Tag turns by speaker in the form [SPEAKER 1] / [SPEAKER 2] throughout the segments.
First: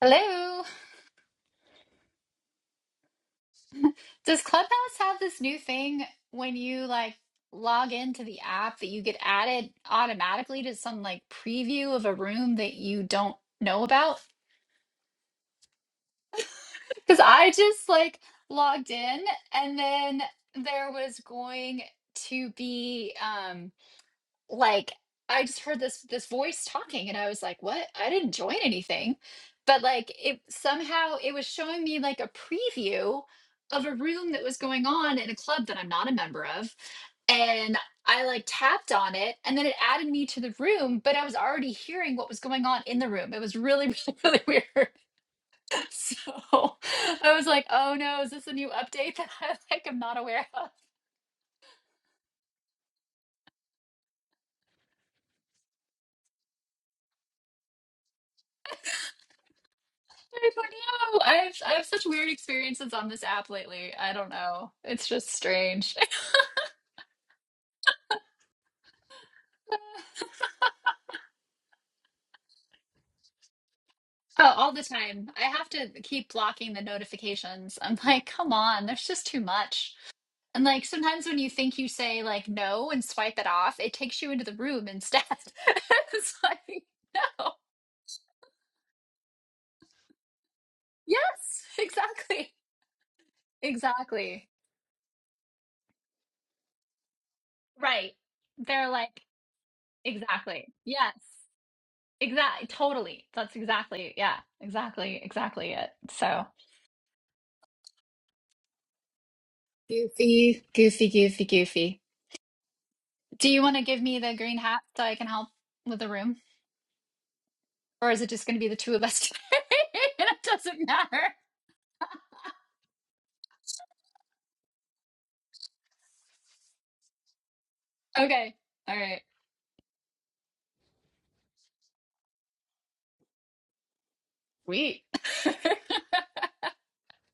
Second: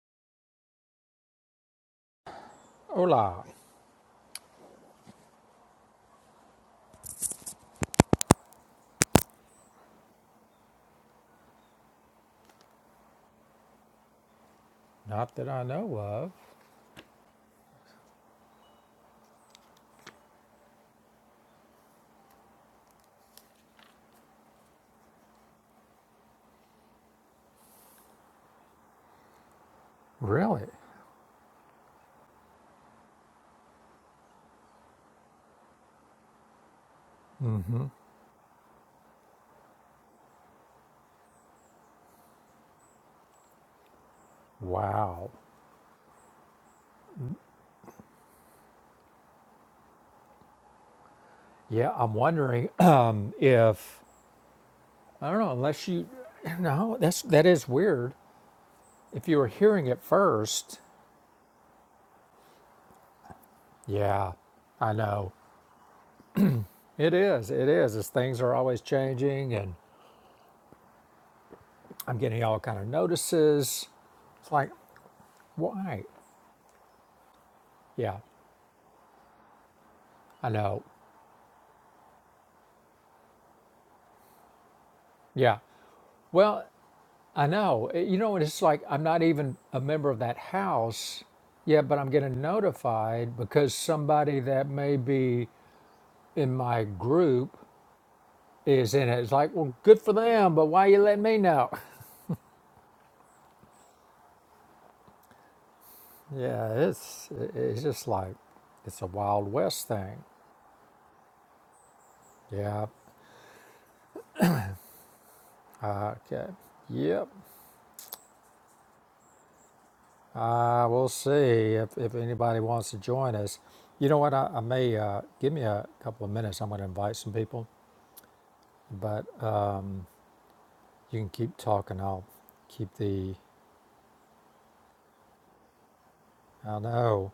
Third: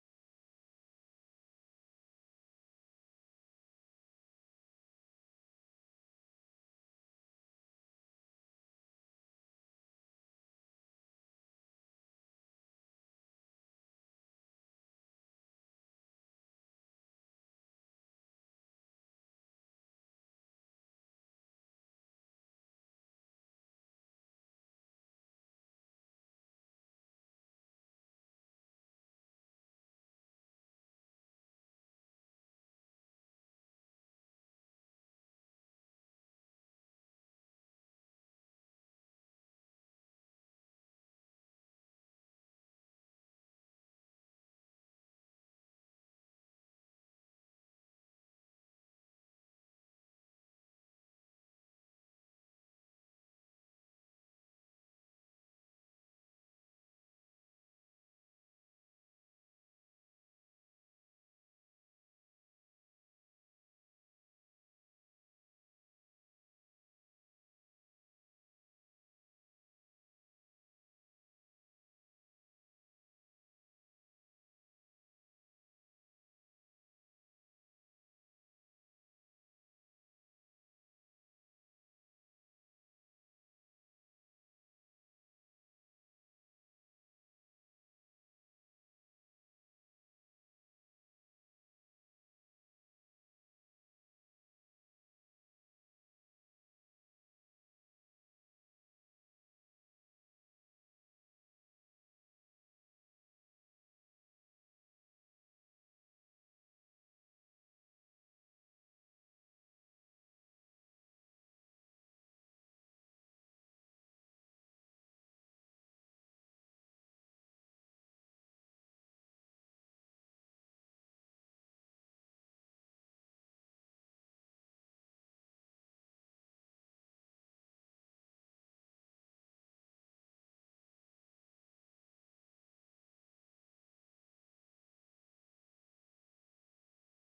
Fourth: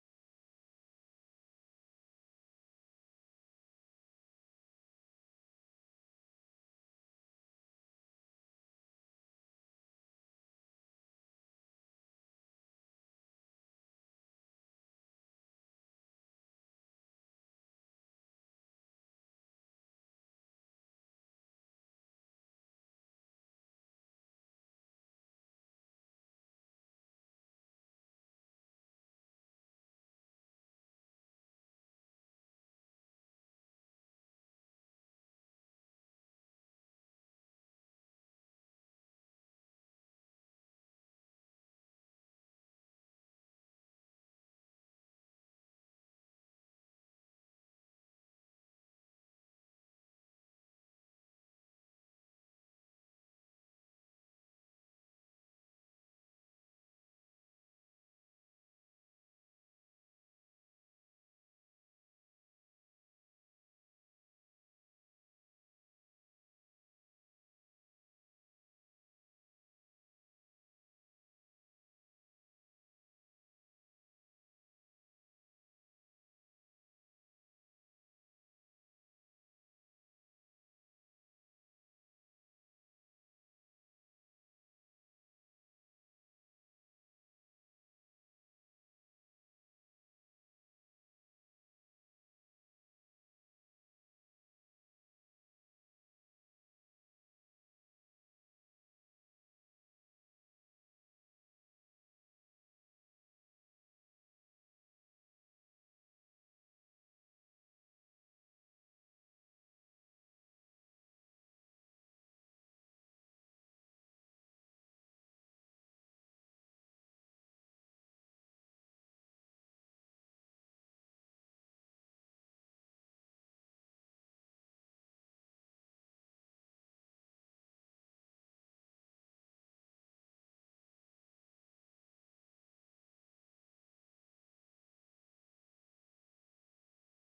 [SPEAKER 1] Hello.
[SPEAKER 2] Hola.
[SPEAKER 1] Does Clubhouse have this new thing when you like log into the app that you get added automatically to some like preview of a room that you don't know about?
[SPEAKER 2] Not that I know of.
[SPEAKER 1] Because I just like logged in and then there was going to be um. like I just heard this this voice talking and I was like, "What? I didn't join anything." But like it
[SPEAKER 2] Really?
[SPEAKER 1] somehow it was showing me like a preview of a room that was going on in a club that I'm not a member of. And I like tapped on it and then it added me to the room, but I was already hearing what was going on in the room. It was really, really, really weird.
[SPEAKER 2] Wow.
[SPEAKER 1] So I was like, oh no, is this a new update that I like am not aware of?
[SPEAKER 2] Yeah, I'm wondering um, if I don't know. Unless you, no, that's that is weird. If you were hearing it
[SPEAKER 1] I don't
[SPEAKER 2] first,
[SPEAKER 1] know. I've I have such weird experiences on this app lately. I don't
[SPEAKER 2] yeah,
[SPEAKER 1] know.
[SPEAKER 2] I
[SPEAKER 1] It's just
[SPEAKER 2] know.
[SPEAKER 1] strange.
[SPEAKER 2] It is. It is. As things are always changing, and I'm getting all kind of notices.
[SPEAKER 1] Oh,
[SPEAKER 2] It's like,
[SPEAKER 1] all the time. I have to
[SPEAKER 2] why?
[SPEAKER 1] keep blocking the notifications. I'm
[SPEAKER 2] Yeah,
[SPEAKER 1] like, come on, there's just too much.
[SPEAKER 2] I
[SPEAKER 1] And
[SPEAKER 2] know.
[SPEAKER 1] like sometimes when you think you say like no and swipe it off, it takes you into the room instead.
[SPEAKER 2] Yeah.
[SPEAKER 1] It's
[SPEAKER 2] Well,
[SPEAKER 1] like,
[SPEAKER 2] I
[SPEAKER 1] no.
[SPEAKER 2] know. Uh, You know, and it's like I'm not even a member of that house
[SPEAKER 1] Yes,
[SPEAKER 2] yet, but I'm getting
[SPEAKER 1] exactly.
[SPEAKER 2] notified because somebody
[SPEAKER 1] Exactly.
[SPEAKER 2] that may be in my group
[SPEAKER 1] Right. They're
[SPEAKER 2] is in it.
[SPEAKER 1] like,
[SPEAKER 2] It's like, well, good for them,
[SPEAKER 1] exactly.
[SPEAKER 2] but why you
[SPEAKER 1] Yes.
[SPEAKER 2] letting me know?
[SPEAKER 1] Exactly. Totally. That's exactly. Yeah. Exactly. Exactly it. So.
[SPEAKER 2] Yeah, it's it's just like it's a Wild West thing.
[SPEAKER 1] Goofy, goofy, goofy, goofy.
[SPEAKER 2] Yeah.
[SPEAKER 1] Do you want to give me the green hat so I can help with the
[SPEAKER 2] Uh,
[SPEAKER 1] room?
[SPEAKER 2] okay. Yep.
[SPEAKER 1] Or is it just going to be the two of us today? it doesn't
[SPEAKER 2] Uh, we'll
[SPEAKER 1] matter.
[SPEAKER 2] see if, if anybody wants to join us. You know what? I, I may uh, give me a couple of minutes. I'm going to invite some people,
[SPEAKER 1] Okay. All right.
[SPEAKER 2] but You can keep talking. I'll keep the.
[SPEAKER 1] Sweet.
[SPEAKER 2] I know.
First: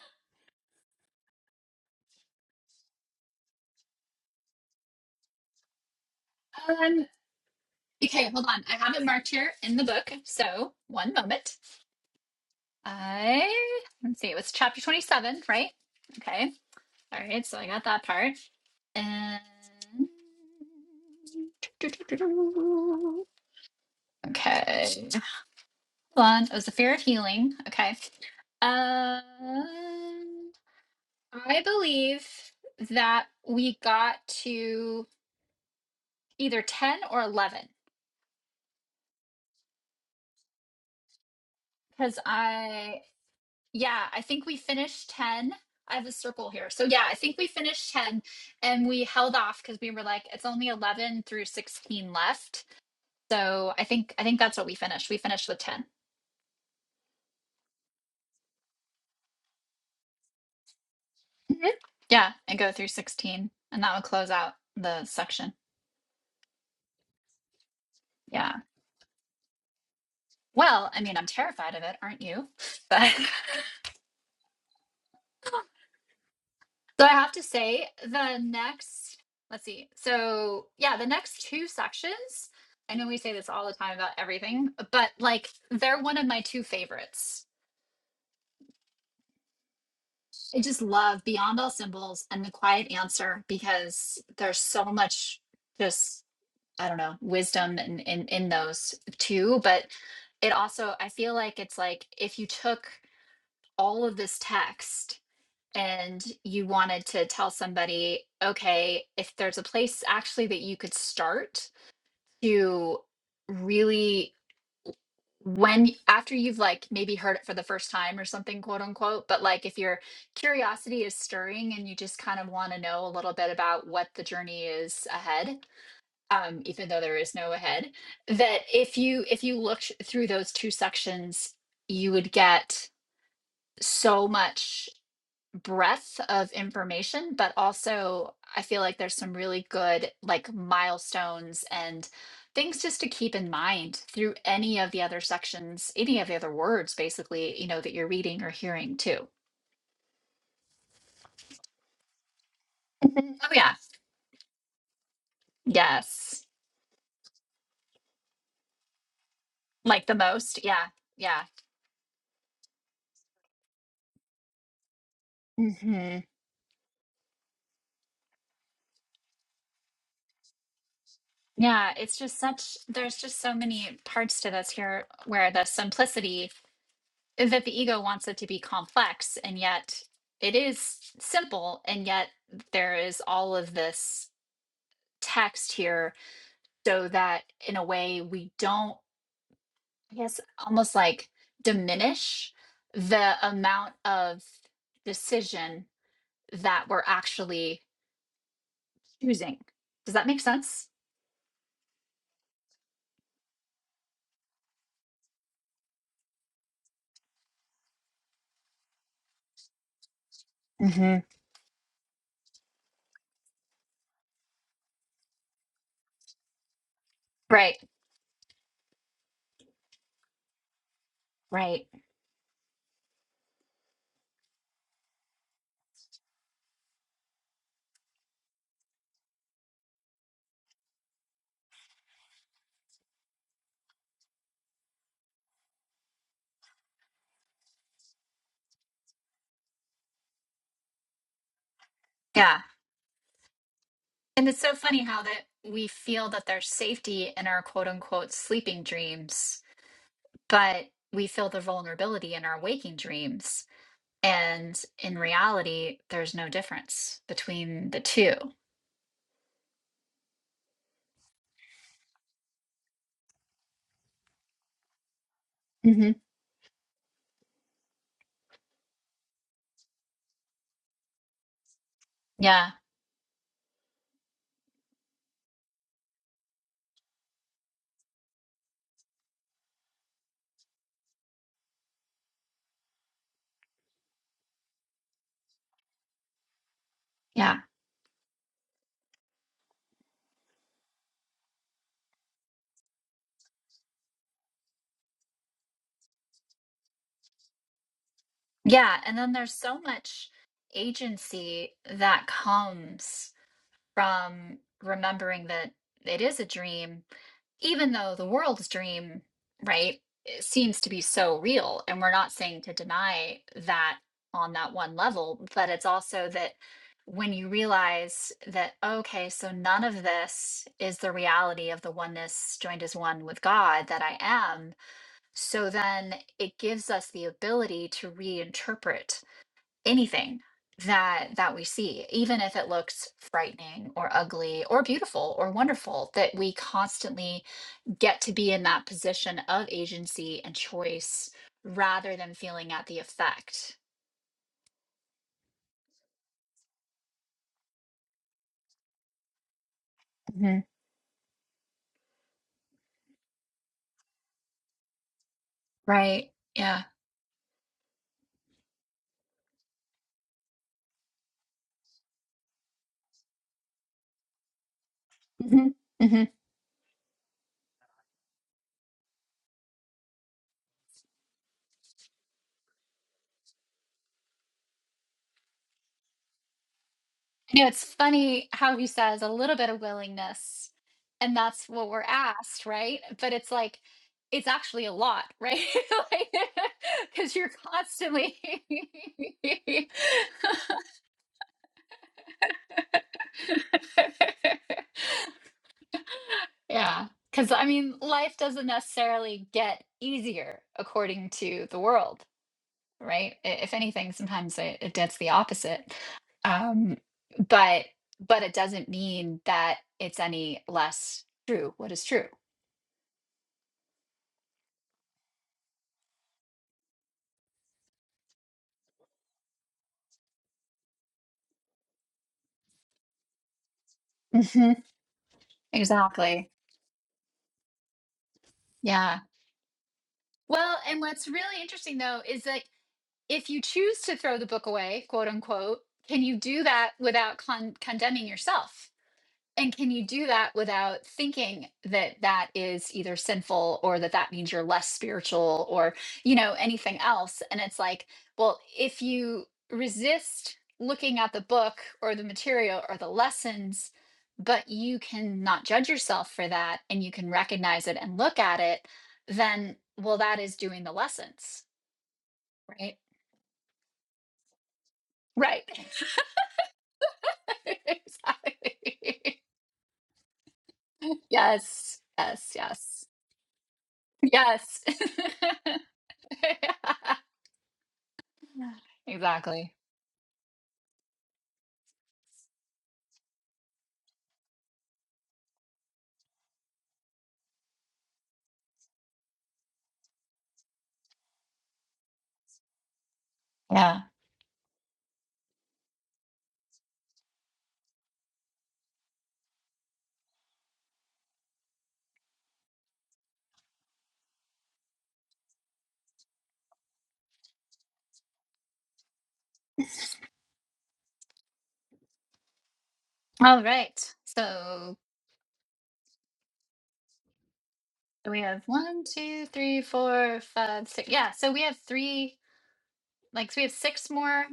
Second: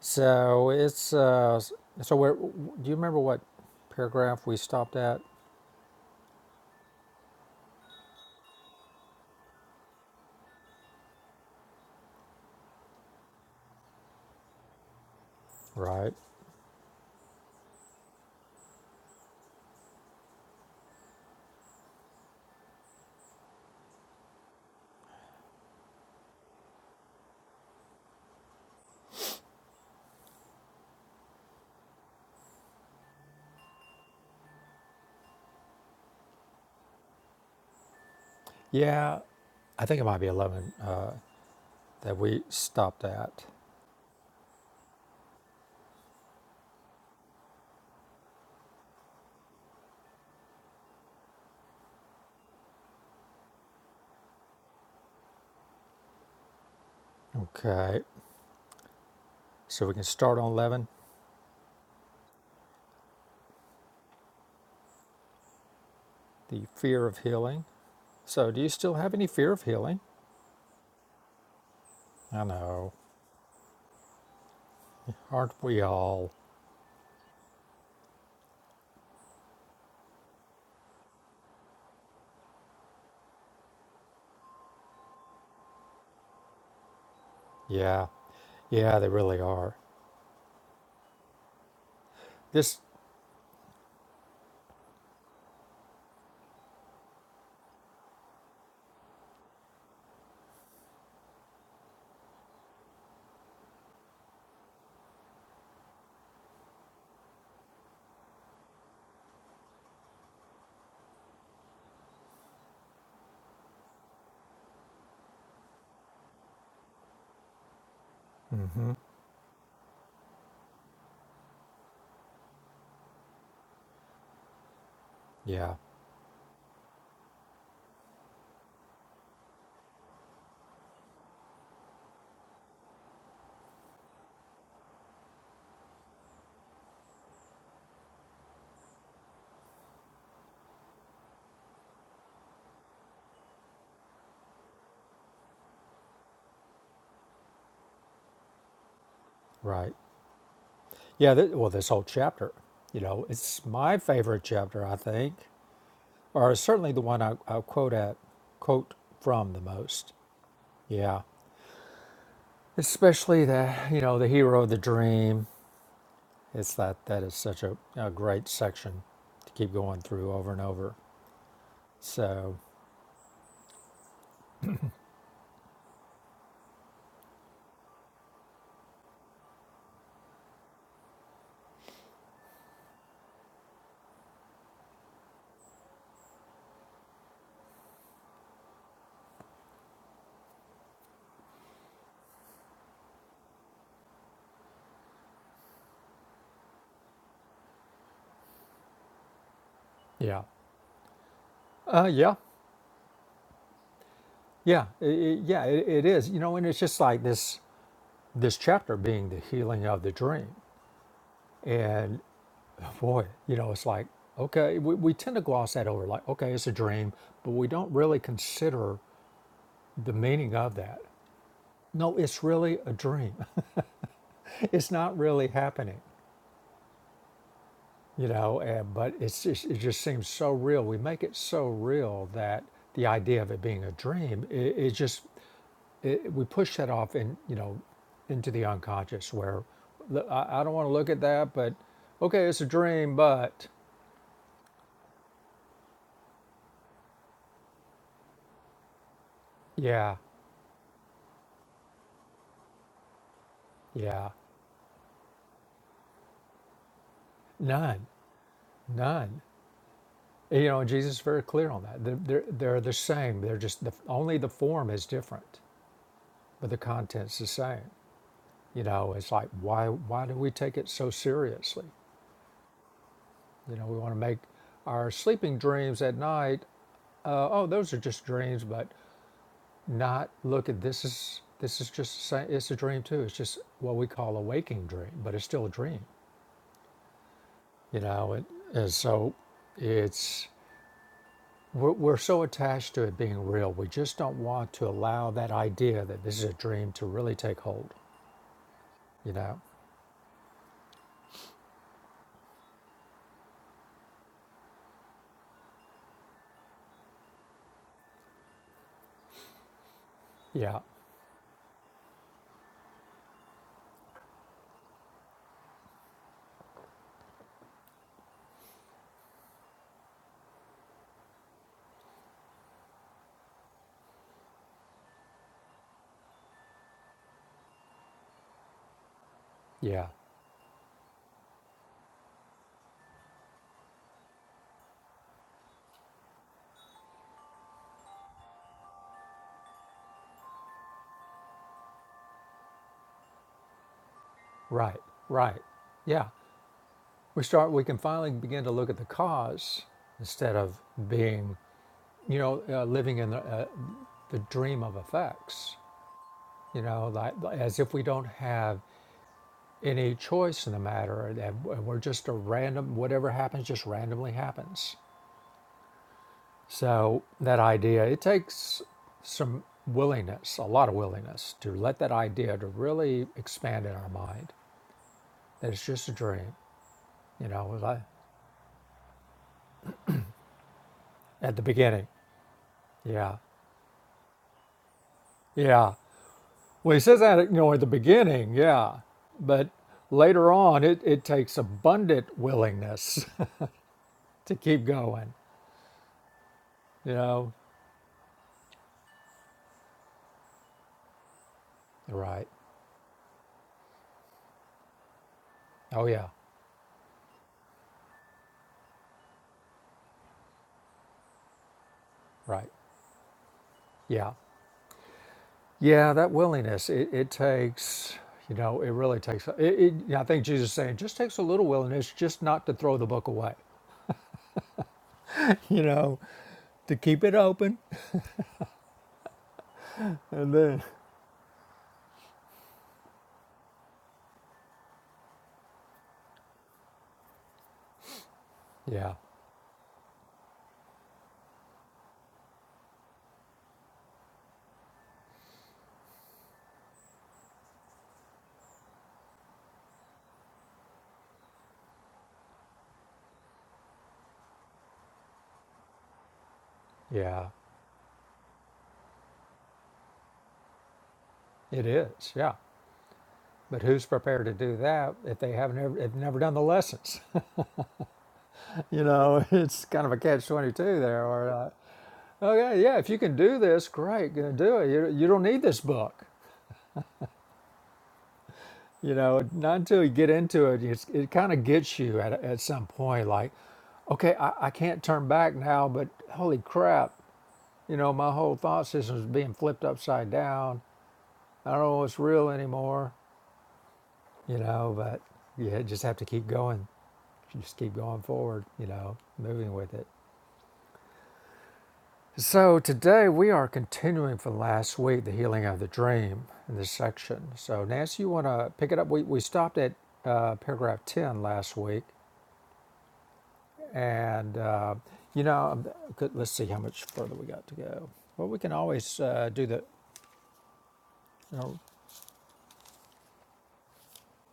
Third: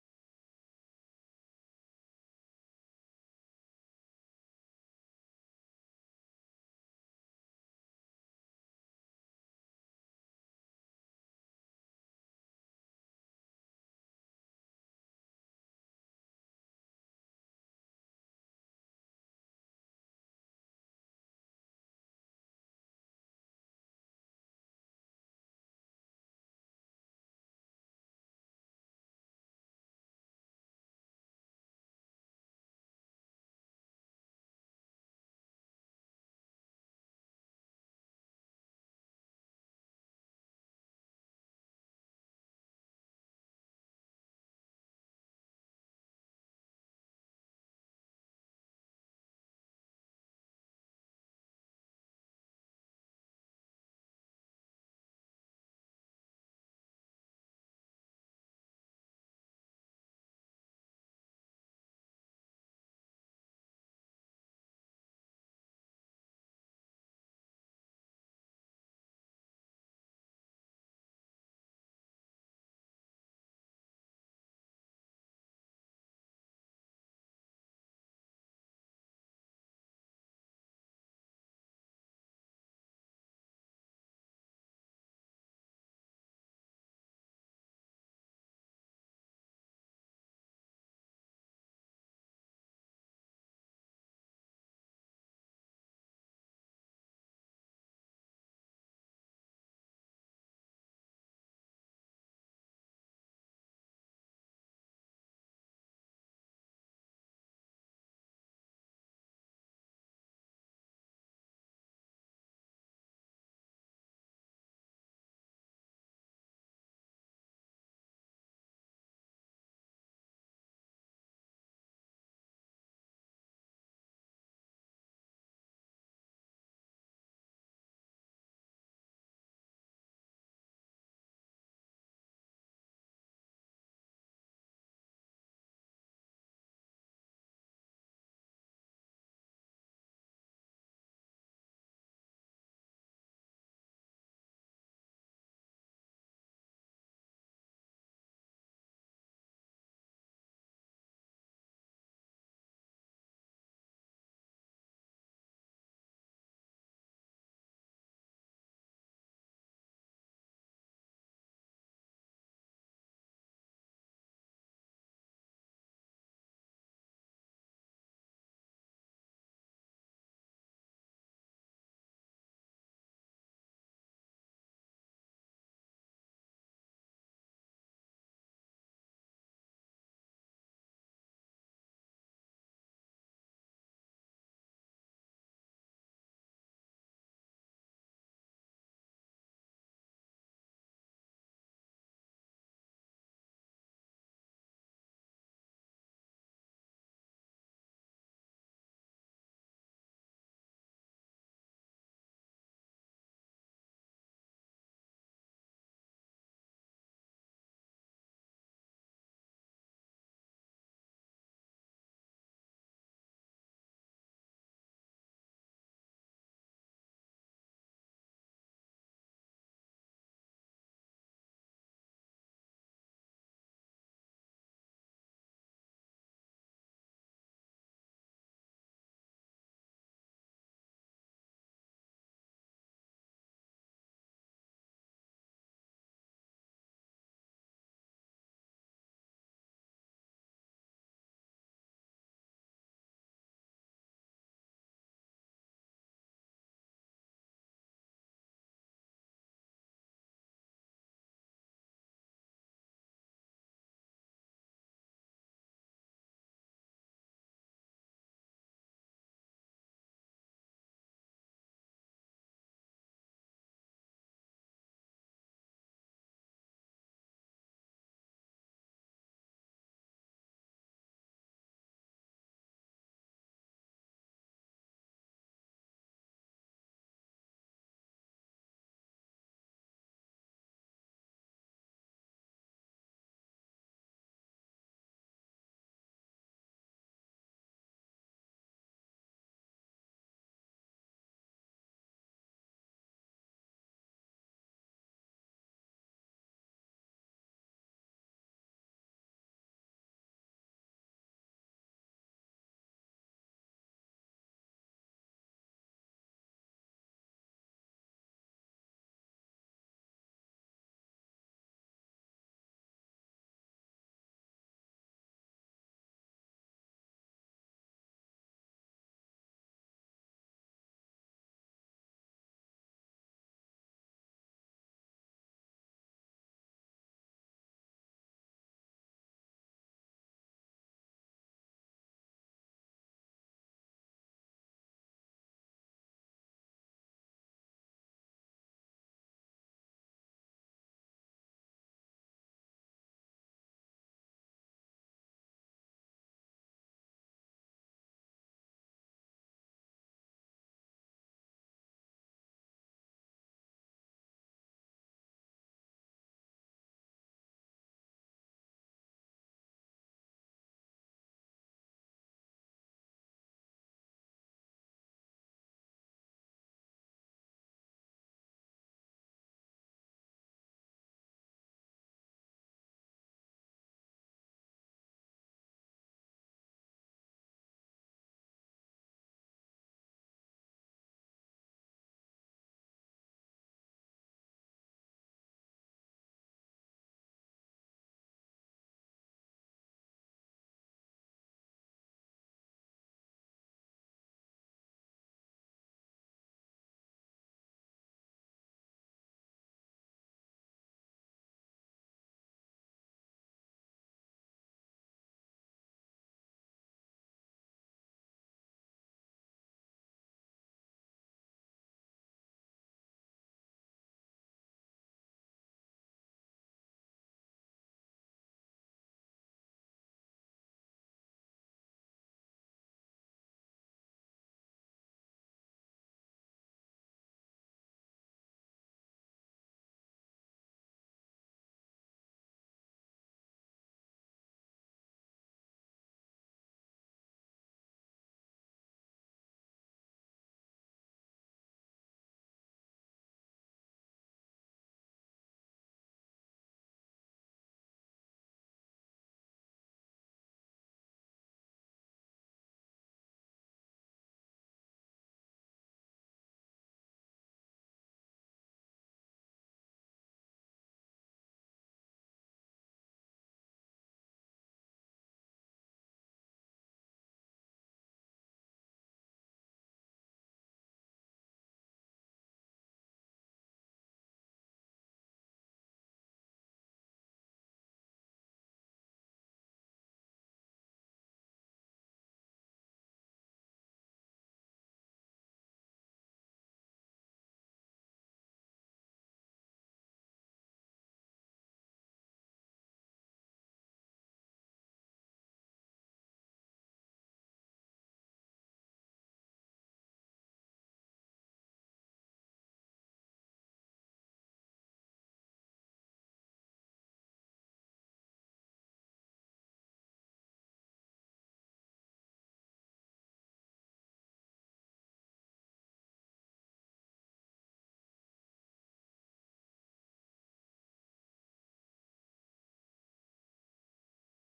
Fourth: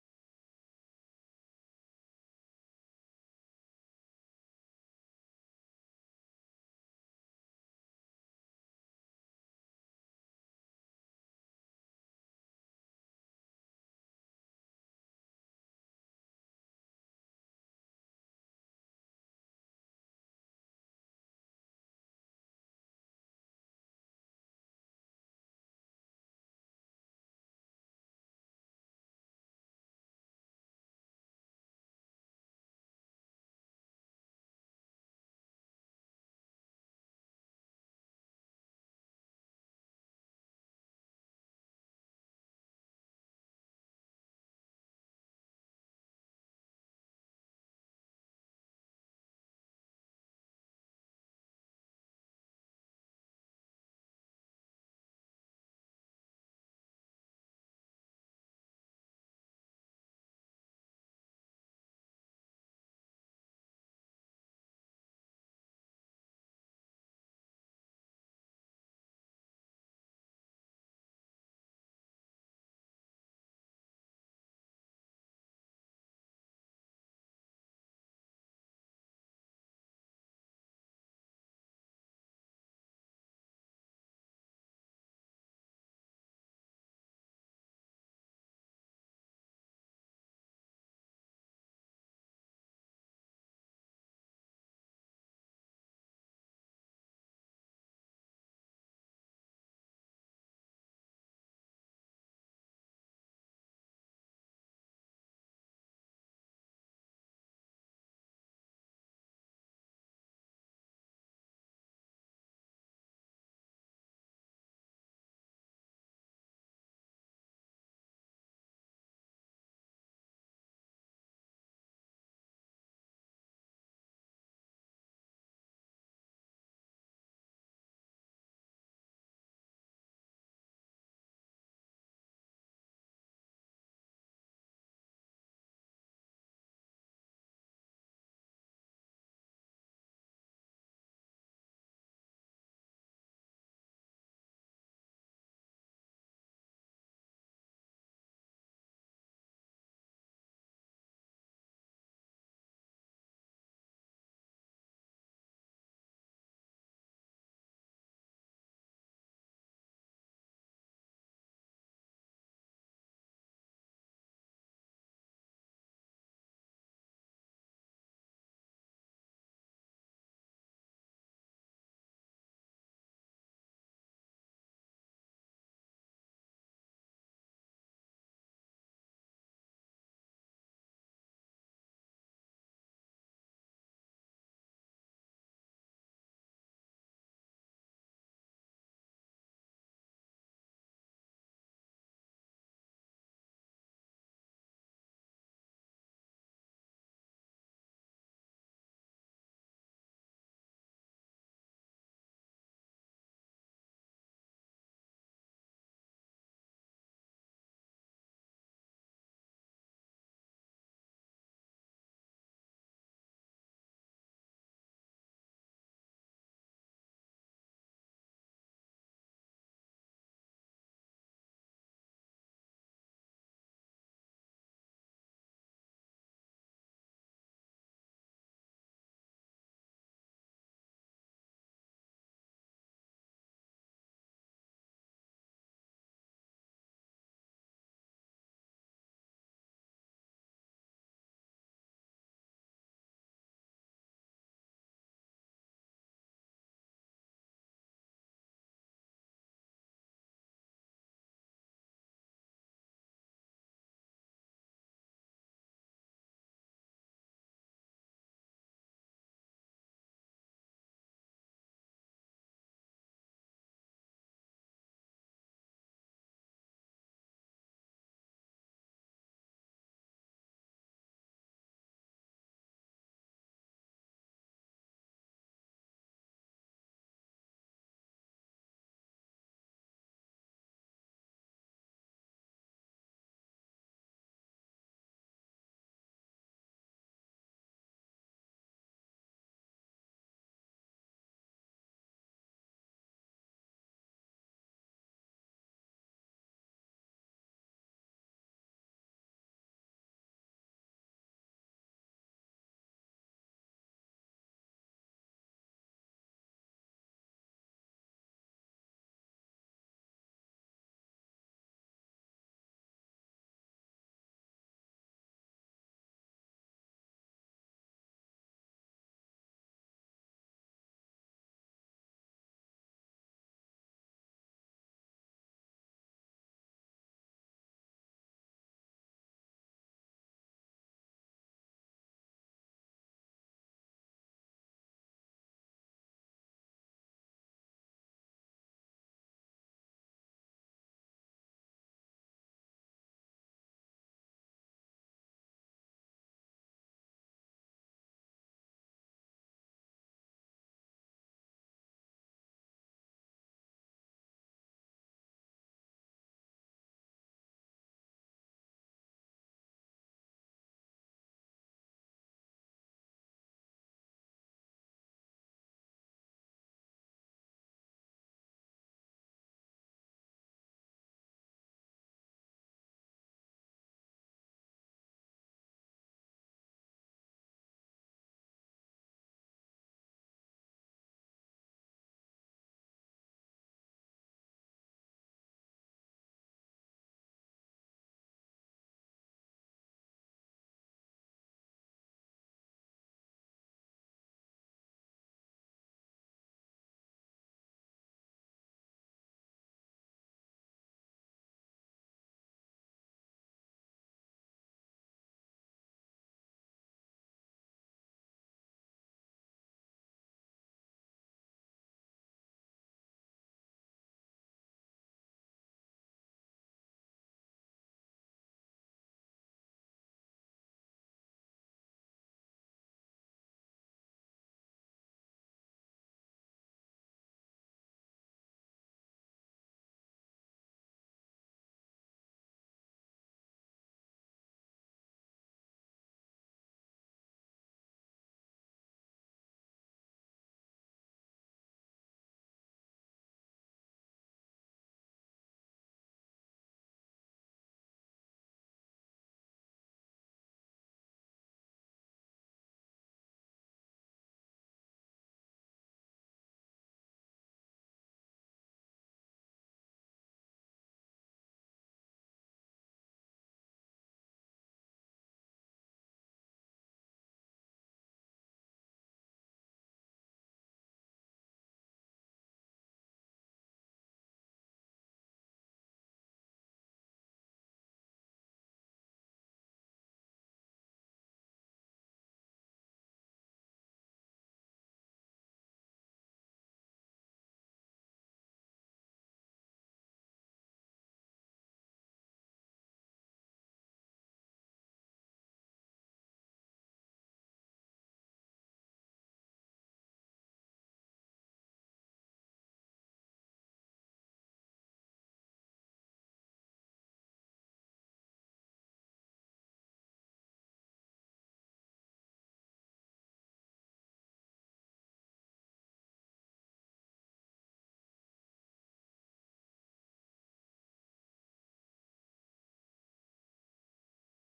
[SPEAKER 2] So it's. Uh, so where? Do you remember what paragraph we stopped at?
[SPEAKER 1] um, okay, hold on. I have it marked here in the book. So one moment. I, let's see, it was chapter 27, right?
[SPEAKER 2] Right.
[SPEAKER 1] Okay. All right. So I got that part. And. Okay. one was the fear of healing. Okay. Um, I believe that we got to either 10 or 11
[SPEAKER 2] Yeah. I think it might be eleven uh, that
[SPEAKER 1] because
[SPEAKER 2] we
[SPEAKER 1] I,
[SPEAKER 2] stopped at.
[SPEAKER 1] yeah, I think we finished 10. I have a circle here. So, yeah, I think we finished 10 and we held off because we were like, it's only 11 through 16 left. So, I think, I think that's what we finished. We finished with 10.
[SPEAKER 2] Okay. So we can start on eleven.
[SPEAKER 1] Mhm. Yeah. And go through 16. And that would close out the section.
[SPEAKER 2] The fear of healing. So
[SPEAKER 1] Yeah.
[SPEAKER 2] do you still have any fear of healing?
[SPEAKER 1] Well, I mean, I'm terrified of it, aren't
[SPEAKER 2] I
[SPEAKER 1] you?
[SPEAKER 2] know.
[SPEAKER 1] But
[SPEAKER 2] Aren't we all?
[SPEAKER 1] so I have to say, the next, let's see. So, yeah, the next two sections, I know we say this all the time about everything, but like they're one of my two favorites.
[SPEAKER 2] Yeah. Yeah, they really are.
[SPEAKER 1] I just love Beyond All Symbols and The
[SPEAKER 2] This.
[SPEAKER 1] Quiet Answer because there's so much just, I don't know, wisdom in, in, in those two. But it also, I feel like it's like if you took all of this text and you wanted to tell somebody, okay, if there's a place actually that you could start to really when after you've like maybe heard it for the first time or something quote
[SPEAKER 2] Mm-hmm.
[SPEAKER 1] unquote but like if your curiosity is stirring and you just kind of want to know a little bit about what the journey is ahead
[SPEAKER 2] Yeah.
[SPEAKER 1] um even though there is no ahead that if you if you looked through those two sections you would get so much breadth of information, but also I feel like there's some really good like milestones and things just to keep in mind through any of the other sections, any of the other words basically, you know, that you're reading or hearing too.
[SPEAKER 2] Right. Yeah, th- well, this whole chapter, you know,
[SPEAKER 1] Mhm. Oh
[SPEAKER 2] it's
[SPEAKER 1] yeah.
[SPEAKER 2] my favorite chapter, I think,
[SPEAKER 1] Yes.
[SPEAKER 2] or certainly the one I, I quote at, quote from the
[SPEAKER 1] Like
[SPEAKER 2] most.
[SPEAKER 1] the most. Yeah.
[SPEAKER 2] Yeah,
[SPEAKER 1] Yeah.
[SPEAKER 2] especially the, you know, the hero of the dream.
[SPEAKER 1] Mhm.
[SPEAKER 2] It's that that is such a, a great section to keep going through over and over.
[SPEAKER 1] Yeah, it's just
[SPEAKER 2] So,
[SPEAKER 1] such, there's just so many parts to this here where the simplicity that the ego wants it to be complex and yet it is simple and yet there is all of this text here so that in a way we don't i guess almost like diminish the amount of decision that we're actually choosing does that make
[SPEAKER 2] yeah,
[SPEAKER 1] sense
[SPEAKER 2] uh, yeah, yeah, i i yeah, it, it is. You know, and it's just like this this chapter being the healing of the dream,
[SPEAKER 1] hmm
[SPEAKER 2] and boy, you know, it's like, okay, we, we tend to gloss that over, like, okay, it's a dream, but we
[SPEAKER 1] Right,
[SPEAKER 2] don't really consider the meaning of that.
[SPEAKER 1] right.
[SPEAKER 2] No, it's really a dream. it's not really happening, you know, and, but it's just, it just seems so real. We make it so real that the idea of it being a dream, it, it just, it, we push that off in you know, into the unconscious where "Look, I, I don't want to look at that, but okay,
[SPEAKER 1] Yeah.
[SPEAKER 2] it's a dream, but
[SPEAKER 1] And it's so funny how that we feel that there's safety in our quote unquote sleeping dreams
[SPEAKER 2] yeah,
[SPEAKER 1] but we feel the vulnerability in our waking dreams.
[SPEAKER 2] yeah,
[SPEAKER 1] And in reality, there's no difference between the
[SPEAKER 2] none,
[SPEAKER 1] two.
[SPEAKER 2] none. You know, Jesus is very clear on that. They're, they're, they're the same. They're just the, only the form is different,
[SPEAKER 1] hmm
[SPEAKER 2] but the content's the same. You know, it's like why why do we take it so seriously?
[SPEAKER 1] Yeah,
[SPEAKER 2] You know, we want to make our sleeping dreams at night. Uh, oh, those are just dreams, but not look at this is this is just the It's a dream too. It's just what we call a waking dream, but it's still a dream.
[SPEAKER 1] yeah,
[SPEAKER 2] You know, it, and so it's We're, we're so attached to it being real, we just don't want to allow that idea that this is a dream to really take hold.
[SPEAKER 1] yeah. And then
[SPEAKER 2] You
[SPEAKER 1] there's
[SPEAKER 2] know?
[SPEAKER 1] so much agency that comes from remembering that it is a dream even though the world's dream, right, it
[SPEAKER 2] Yeah,
[SPEAKER 1] seems to be so real, and we're not saying to deny that on that one level, but it's also that when you realize that, okay, so none of this is the reality of the oneness joined as one with God that I am, so then it gives us the ability to reinterpret
[SPEAKER 2] yeah,
[SPEAKER 1] anything that that we see even if it looks frightening or ugly or beautiful or wonderful that we constantly get to be in that position of agency and choice rather than feeling at the effect.
[SPEAKER 2] right, right. Yeah. We start, we can finally begin to look at the cause instead
[SPEAKER 1] hmm
[SPEAKER 2] of being, you know, uh, living in the, uh, the dream of effects,
[SPEAKER 1] Right.
[SPEAKER 2] you
[SPEAKER 1] Yeah.
[SPEAKER 2] know, like as if we don't have any choice in the matter and we're just a random, whatever happens just randomly happens.
[SPEAKER 1] hmm hmm
[SPEAKER 2] So that idea, it takes some willingness, a lot of willingness to let that idea to really expand in our mind that it's just a dream, you
[SPEAKER 1] You
[SPEAKER 2] know,
[SPEAKER 1] know,
[SPEAKER 2] Was
[SPEAKER 1] it's
[SPEAKER 2] I-
[SPEAKER 1] funny how he says a little bit of willingness, and
[SPEAKER 2] at the
[SPEAKER 1] that's what we're
[SPEAKER 2] beginning.
[SPEAKER 1] asked, right? But
[SPEAKER 2] Yeah.
[SPEAKER 1] it's like, it's actually a lot, right?
[SPEAKER 2] Yeah.
[SPEAKER 1] like,
[SPEAKER 2] Well, he says
[SPEAKER 1] because
[SPEAKER 2] that,
[SPEAKER 1] you're
[SPEAKER 2] you know, at the
[SPEAKER 1] constantly.
[SPEAKER 2] beginning. Yeah. But later on, it, it takes abundant willingness to keep going,
[SPEAKER 1] yeah.
[SPEAKER 2] you
[SPEAKER 1] Because
[SPEAKER 2] know.
[SPEAKER 1] I mean, life doesn't necessarily get easier according to the world.
[SPEAKER 2] Right.
[SPEAKER 1] right? I- If anything, sometimes it, it does the opposite.
[SPEAKER 2] Oh, yeah.
[SPEAKER 1] Um, but but it doesn't mean that it's any less true. What is true?
[SPEAKER 2] Right. Yeah. Yeah, that willingness, it, it takes, you know, it really takes, it, it, yeah, I think Jesus is saying, just takes a little willingness just not to throw the book away,
[SPEAKER 1] hmm
[SPEAKER 2] you know,
[SPEAKER 1] Exactly.
[SPEAKER 2] to keep it open.
[SPEAKER 1] Yeah.
[SPEAKER 2] And
[SPEAKER 1] Well,
[SPEAKER 2] then.
[SPEAKER 1] and what's really interesting though is that if you choose to throw the book away, quote unquote, can you do that without con- condemning yourself?
[SPEAKER 2] Yeah,
[SPEAKER 1] And can you do that without thinking that that is either sinful or that that means you're less spiritual or, you know, anything else? And it's like, well, if you resist looking at the book or the material or the lessons, but you can not judge yourself for that and you can
[SPEAKER 2] yeah,
[SPEAKER 1] recognize it and look at it, then, well, that is doing the lessons,
[SPEAKER 2] it is. Yeah.
[SPEAKER 1] right?
[SPEAKER 2] But who's prepared to do that if they
[SPEAKER 1] Right.
[SPEAKER 2] haven't ever, have never done the lessons? you
[SPEAKER 1] exactly.
[SPEAKER 2] know, it's kind of a catch 22 there. Or,
[SPEAKER 1] Yes.
[SPEAKER 2] uh,
[SPEAKER 1] Yes.
[SPEAKER 2] okay, yeah,
[SPEAKER 1] Yes.
[SPEAKER 2] if you can do this, great, gonna do
[SPEAKER 1] Yes.
[SPEAKER 2] it. You, you don't need this book. You know,
[SPEAKER 1] Exactly.
[SPEAKER 2] not until you get into it, it's, it kind of gets you at, at some point, like, okay, I, I can't turn back now, but holy crap, you know, my whole thought system is being flipped upside down. I don't know what's real anymore,
[SPEAKER 1] Yeah.
[SPEAKER 2] you know, but you just have to keep going. You Just keep going forward, you know, moving with it. So today we are continuing from last week, the healing of the dream in this section. So Nancy, you want to pick it up? We, we stopped at uh, paragraph 10 last week
[SPEAKER 1] All right.
[SPEAKER 2] And,
[SPEAKER 1] So
[SPEAKER 2] uh, you know, let's see how much further we got to go.
[SPEAKER 1] we
[SPEAKER 2] Well, we
[SPEAKER 1] have
[SPEAKER 2] can
[SPEAKER 1] one,
[SPEAKER 2] always
[SPEAKER 1] two,
[SPEAKER 2] uh, do
[SPEAKER 1] three,
[SPEAKER 2] the,
[SPEAKER 1] four, five, six. Yeah. So
[SPEAKER 2] you
[SPEAKER 1] we have
[SPEAKER 2] know,
[SPEAKER 1] three, like, so we have six more,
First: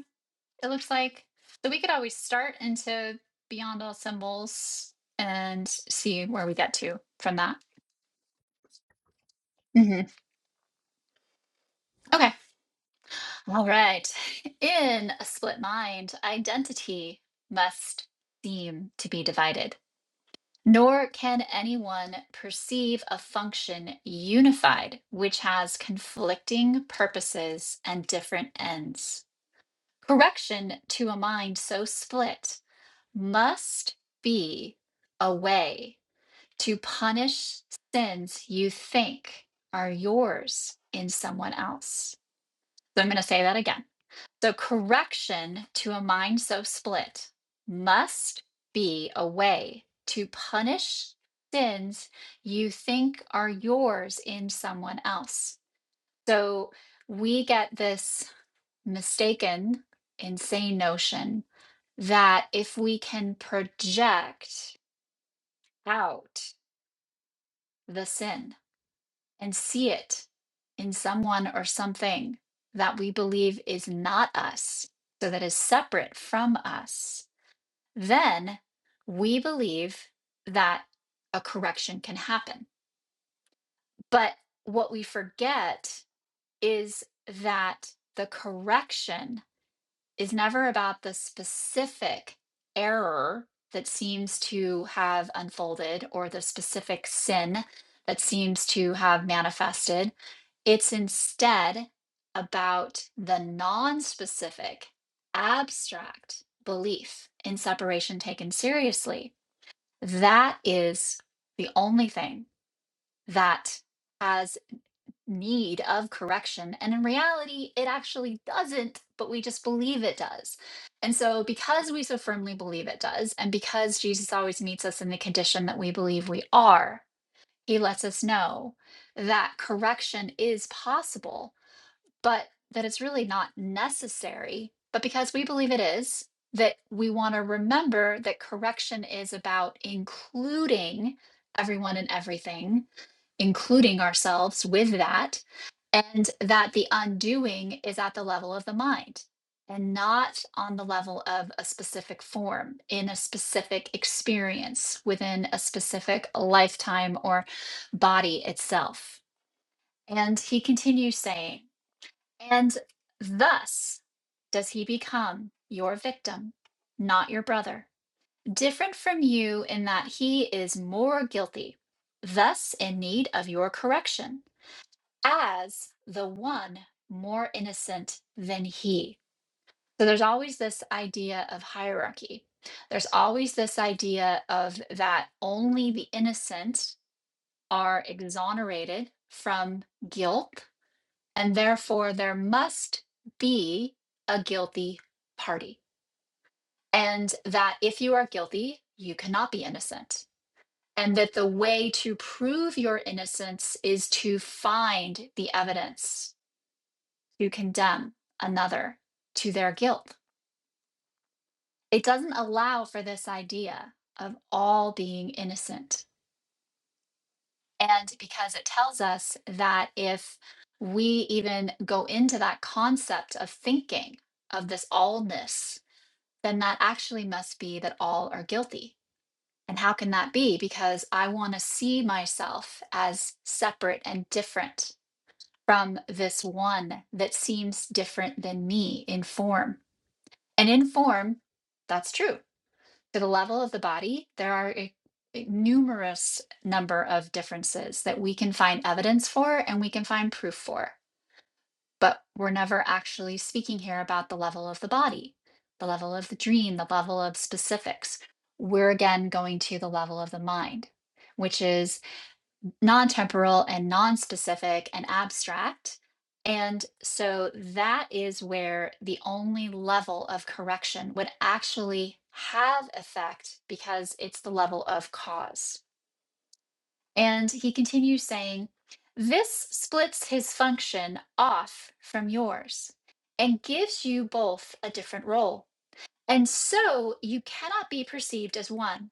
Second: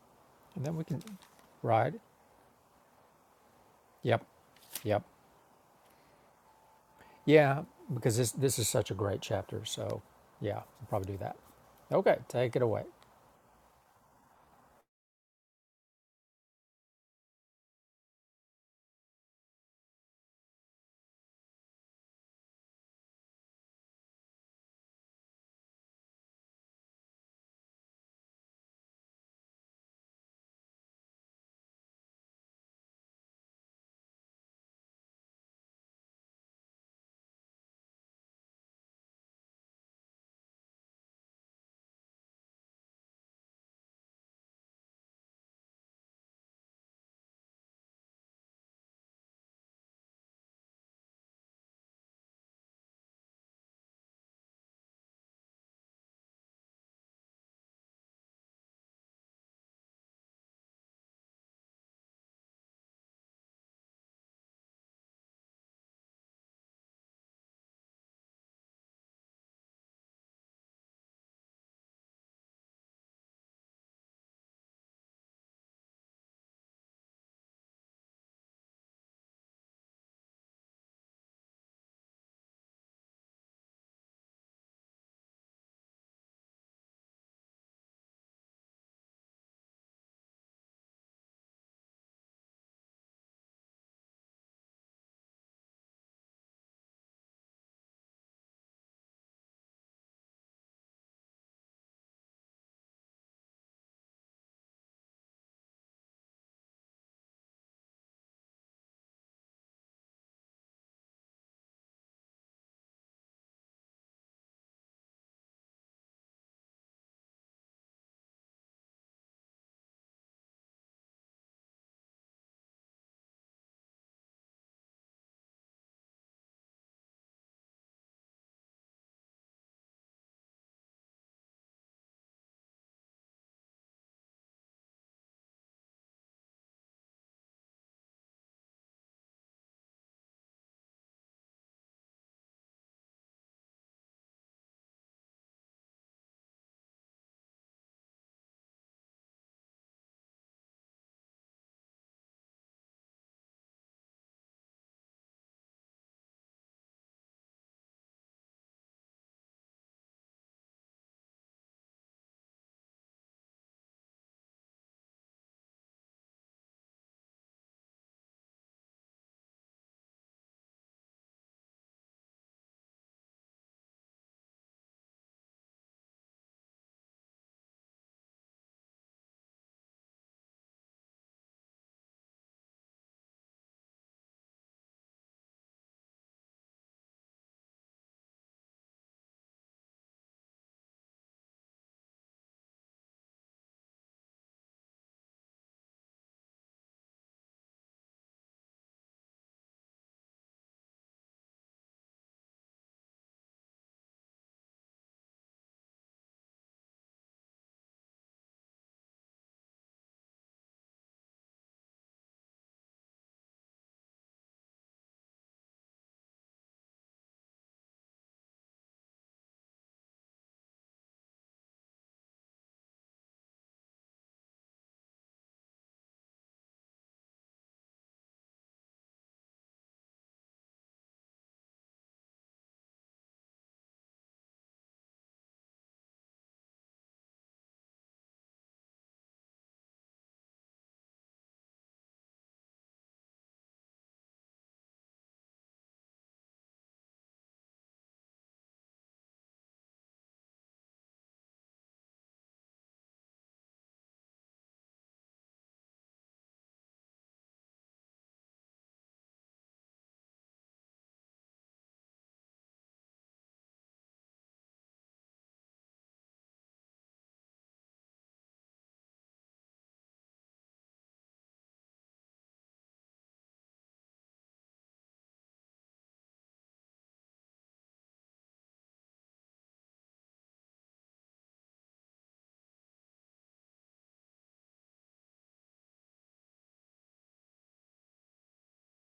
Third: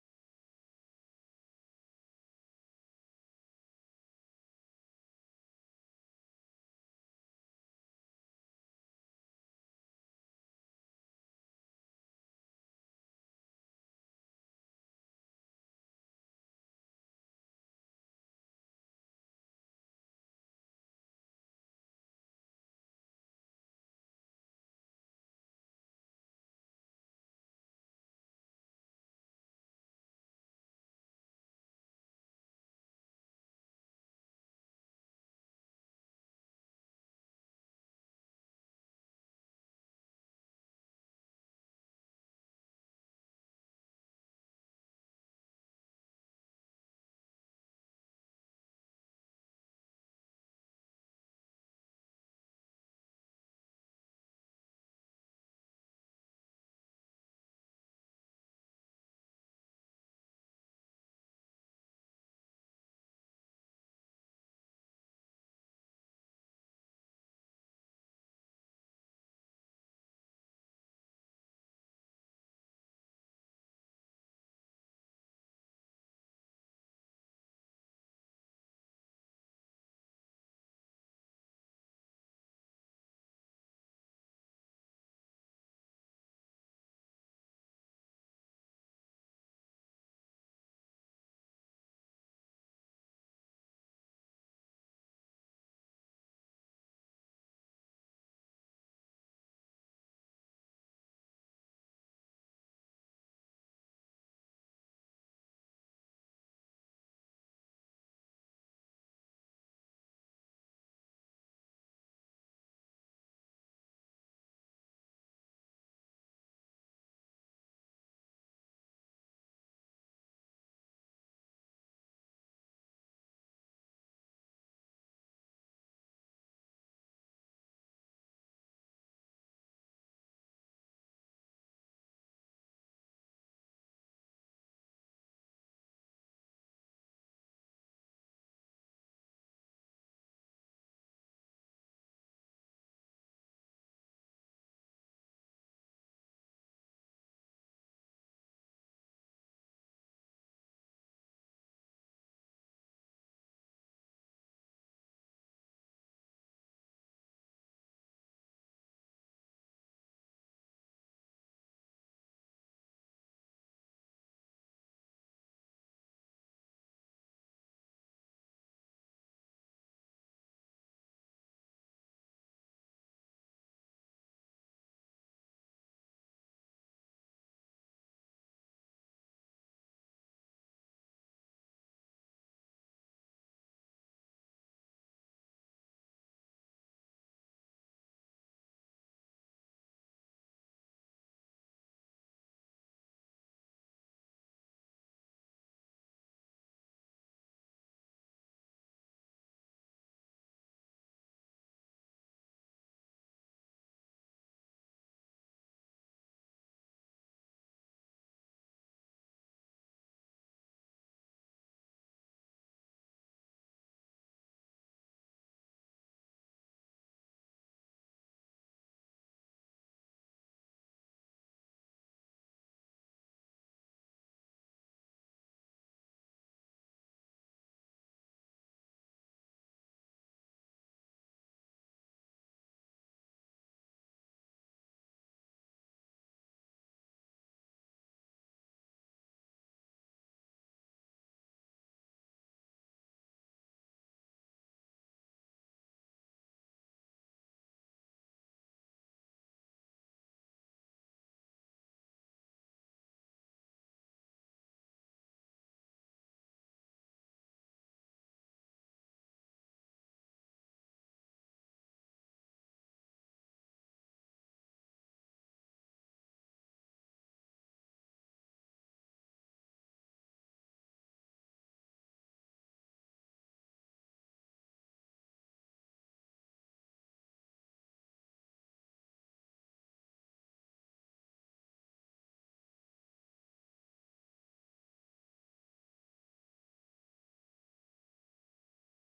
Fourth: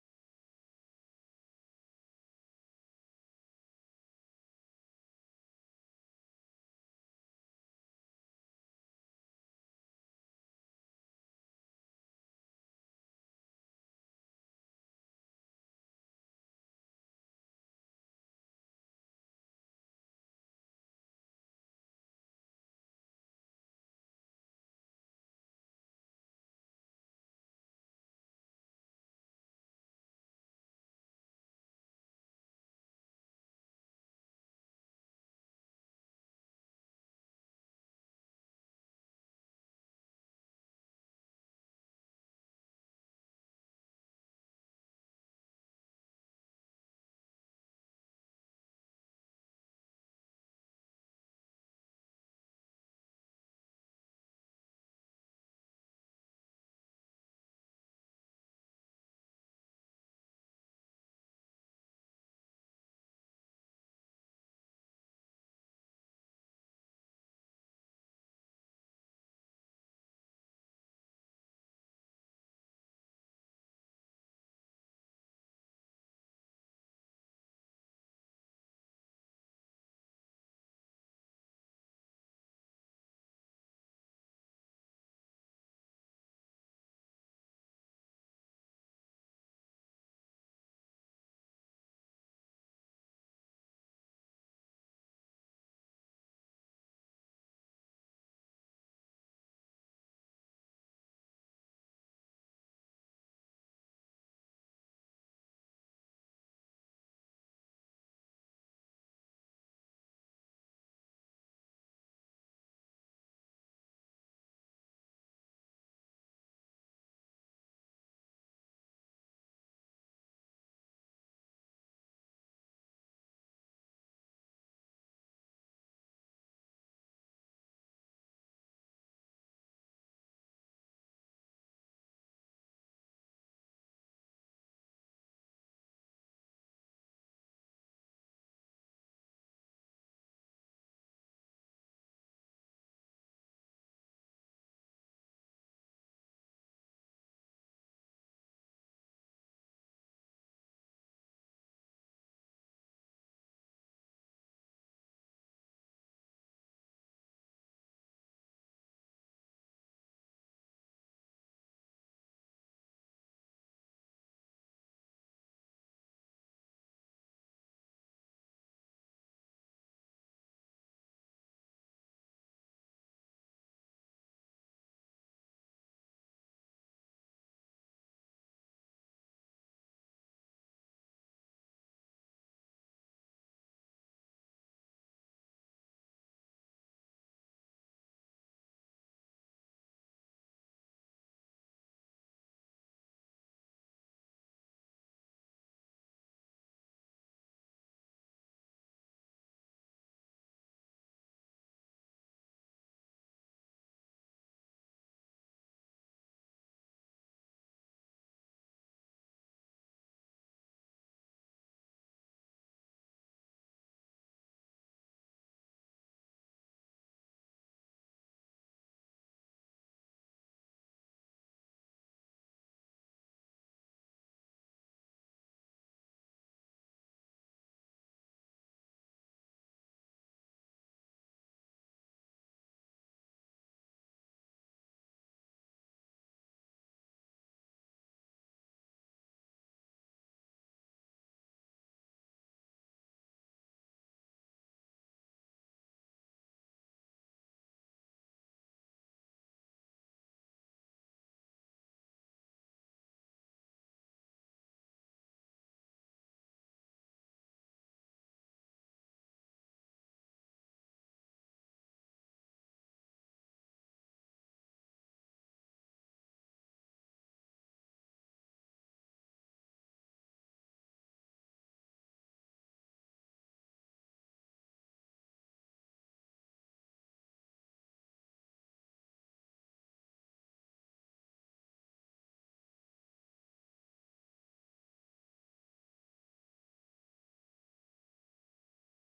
[SPEAKER 2] and
[SPEAKER 1] it
[SPEAKER 2] then we
[SPEAKER 1] looks
[SPEAKER 2] can,
[SPEAKER 1] like. So we could
[SPEAKER 2] right?
[SPEAKER 1] always start into Beyond All
[SPEAKER 2] Yep,
[SPEAKER 1] Symbols
[SPEAKER 2] yep.
[SPEAKER 1] and see where we get to from that.
[SPEAKER 2] Yeah, because this, this is such a great chapter.
[SPEAKER 1] hmm
[SPEAKER 2] So, yeah, we'll probably do that. Okay,
[SPEAKER 1] Okay.
[SPEAKER 2] take it away.
[SPEAKER 1] All right. In a split mind, identity must seem to be divided. Nor can anyone perceive a function unified, which has conflicting purposes and different ends. Correction to a mind so split must be a way to punish sins you think are yours in someone else. So I'm going to say that again. So, correction to a mind so split must be a way to punish sins you think are yours in someone else. So, we get this mistaken, insane notion that if we can project out the sin and see it in someone or something that we believe is not us, so that is separate from us, then we believe that a correction can happen. But what we forget is that the correction is never about the specific error that seems to have unfolded or the specific sin that seems to have manifested. It's instead about the non specific, abstract belief in separation taken seriously that is the only thing that has need of correction. And in reality, it actually doesn't, but we just believe it does. And so, because we so firmly believe it does, and because Jesus always meets us in the condition that we believe we are, he lets us know that correction is possible but that it's really not necessary. But because we believe it is, that we want to remember that correction is about including everyone and everything, including ourselves with that, and that the undoing is at the level of the mind and not on the level of a specific form in a specific experience within a specific lifetime or body itself. And he continues saying, and thus does he become your victim, not your brother. Different from you in that he is more guilty, thus in need of your correction, as the one more innocent than he. So there's always this idea of hierarchy. There's always this idea of that only the innocent are exonerated from guilt and therefore there must be a guilty party. And that if you are guilty, you cannot be innocent. And that the way to prove your innocence is to find the evidence to condemn another to their guilt. It doesn't allow for this idea of all being innocent. And because it tells us that if we even go into that concept of thinking of this allness then that actually must be that all are guilty. And how can that be? Because I want to see myself as separate and different from this one that seems different than me in form. And in form, that's true. To the level of the body, there are a, a numerous number of differences that we can find evidence for and we can find proof for but we're never actually speaking here about the level of the body, the level of the dream, the level of specifics. We're again going to the level of the mind, which is non temporal and non specific and abstract. And so that is where the only level of correction would actually have effect because it's the level of cause. And he continues saying, This splits his function off from yours and gives you both a different role. And so you cannot be perceived as one.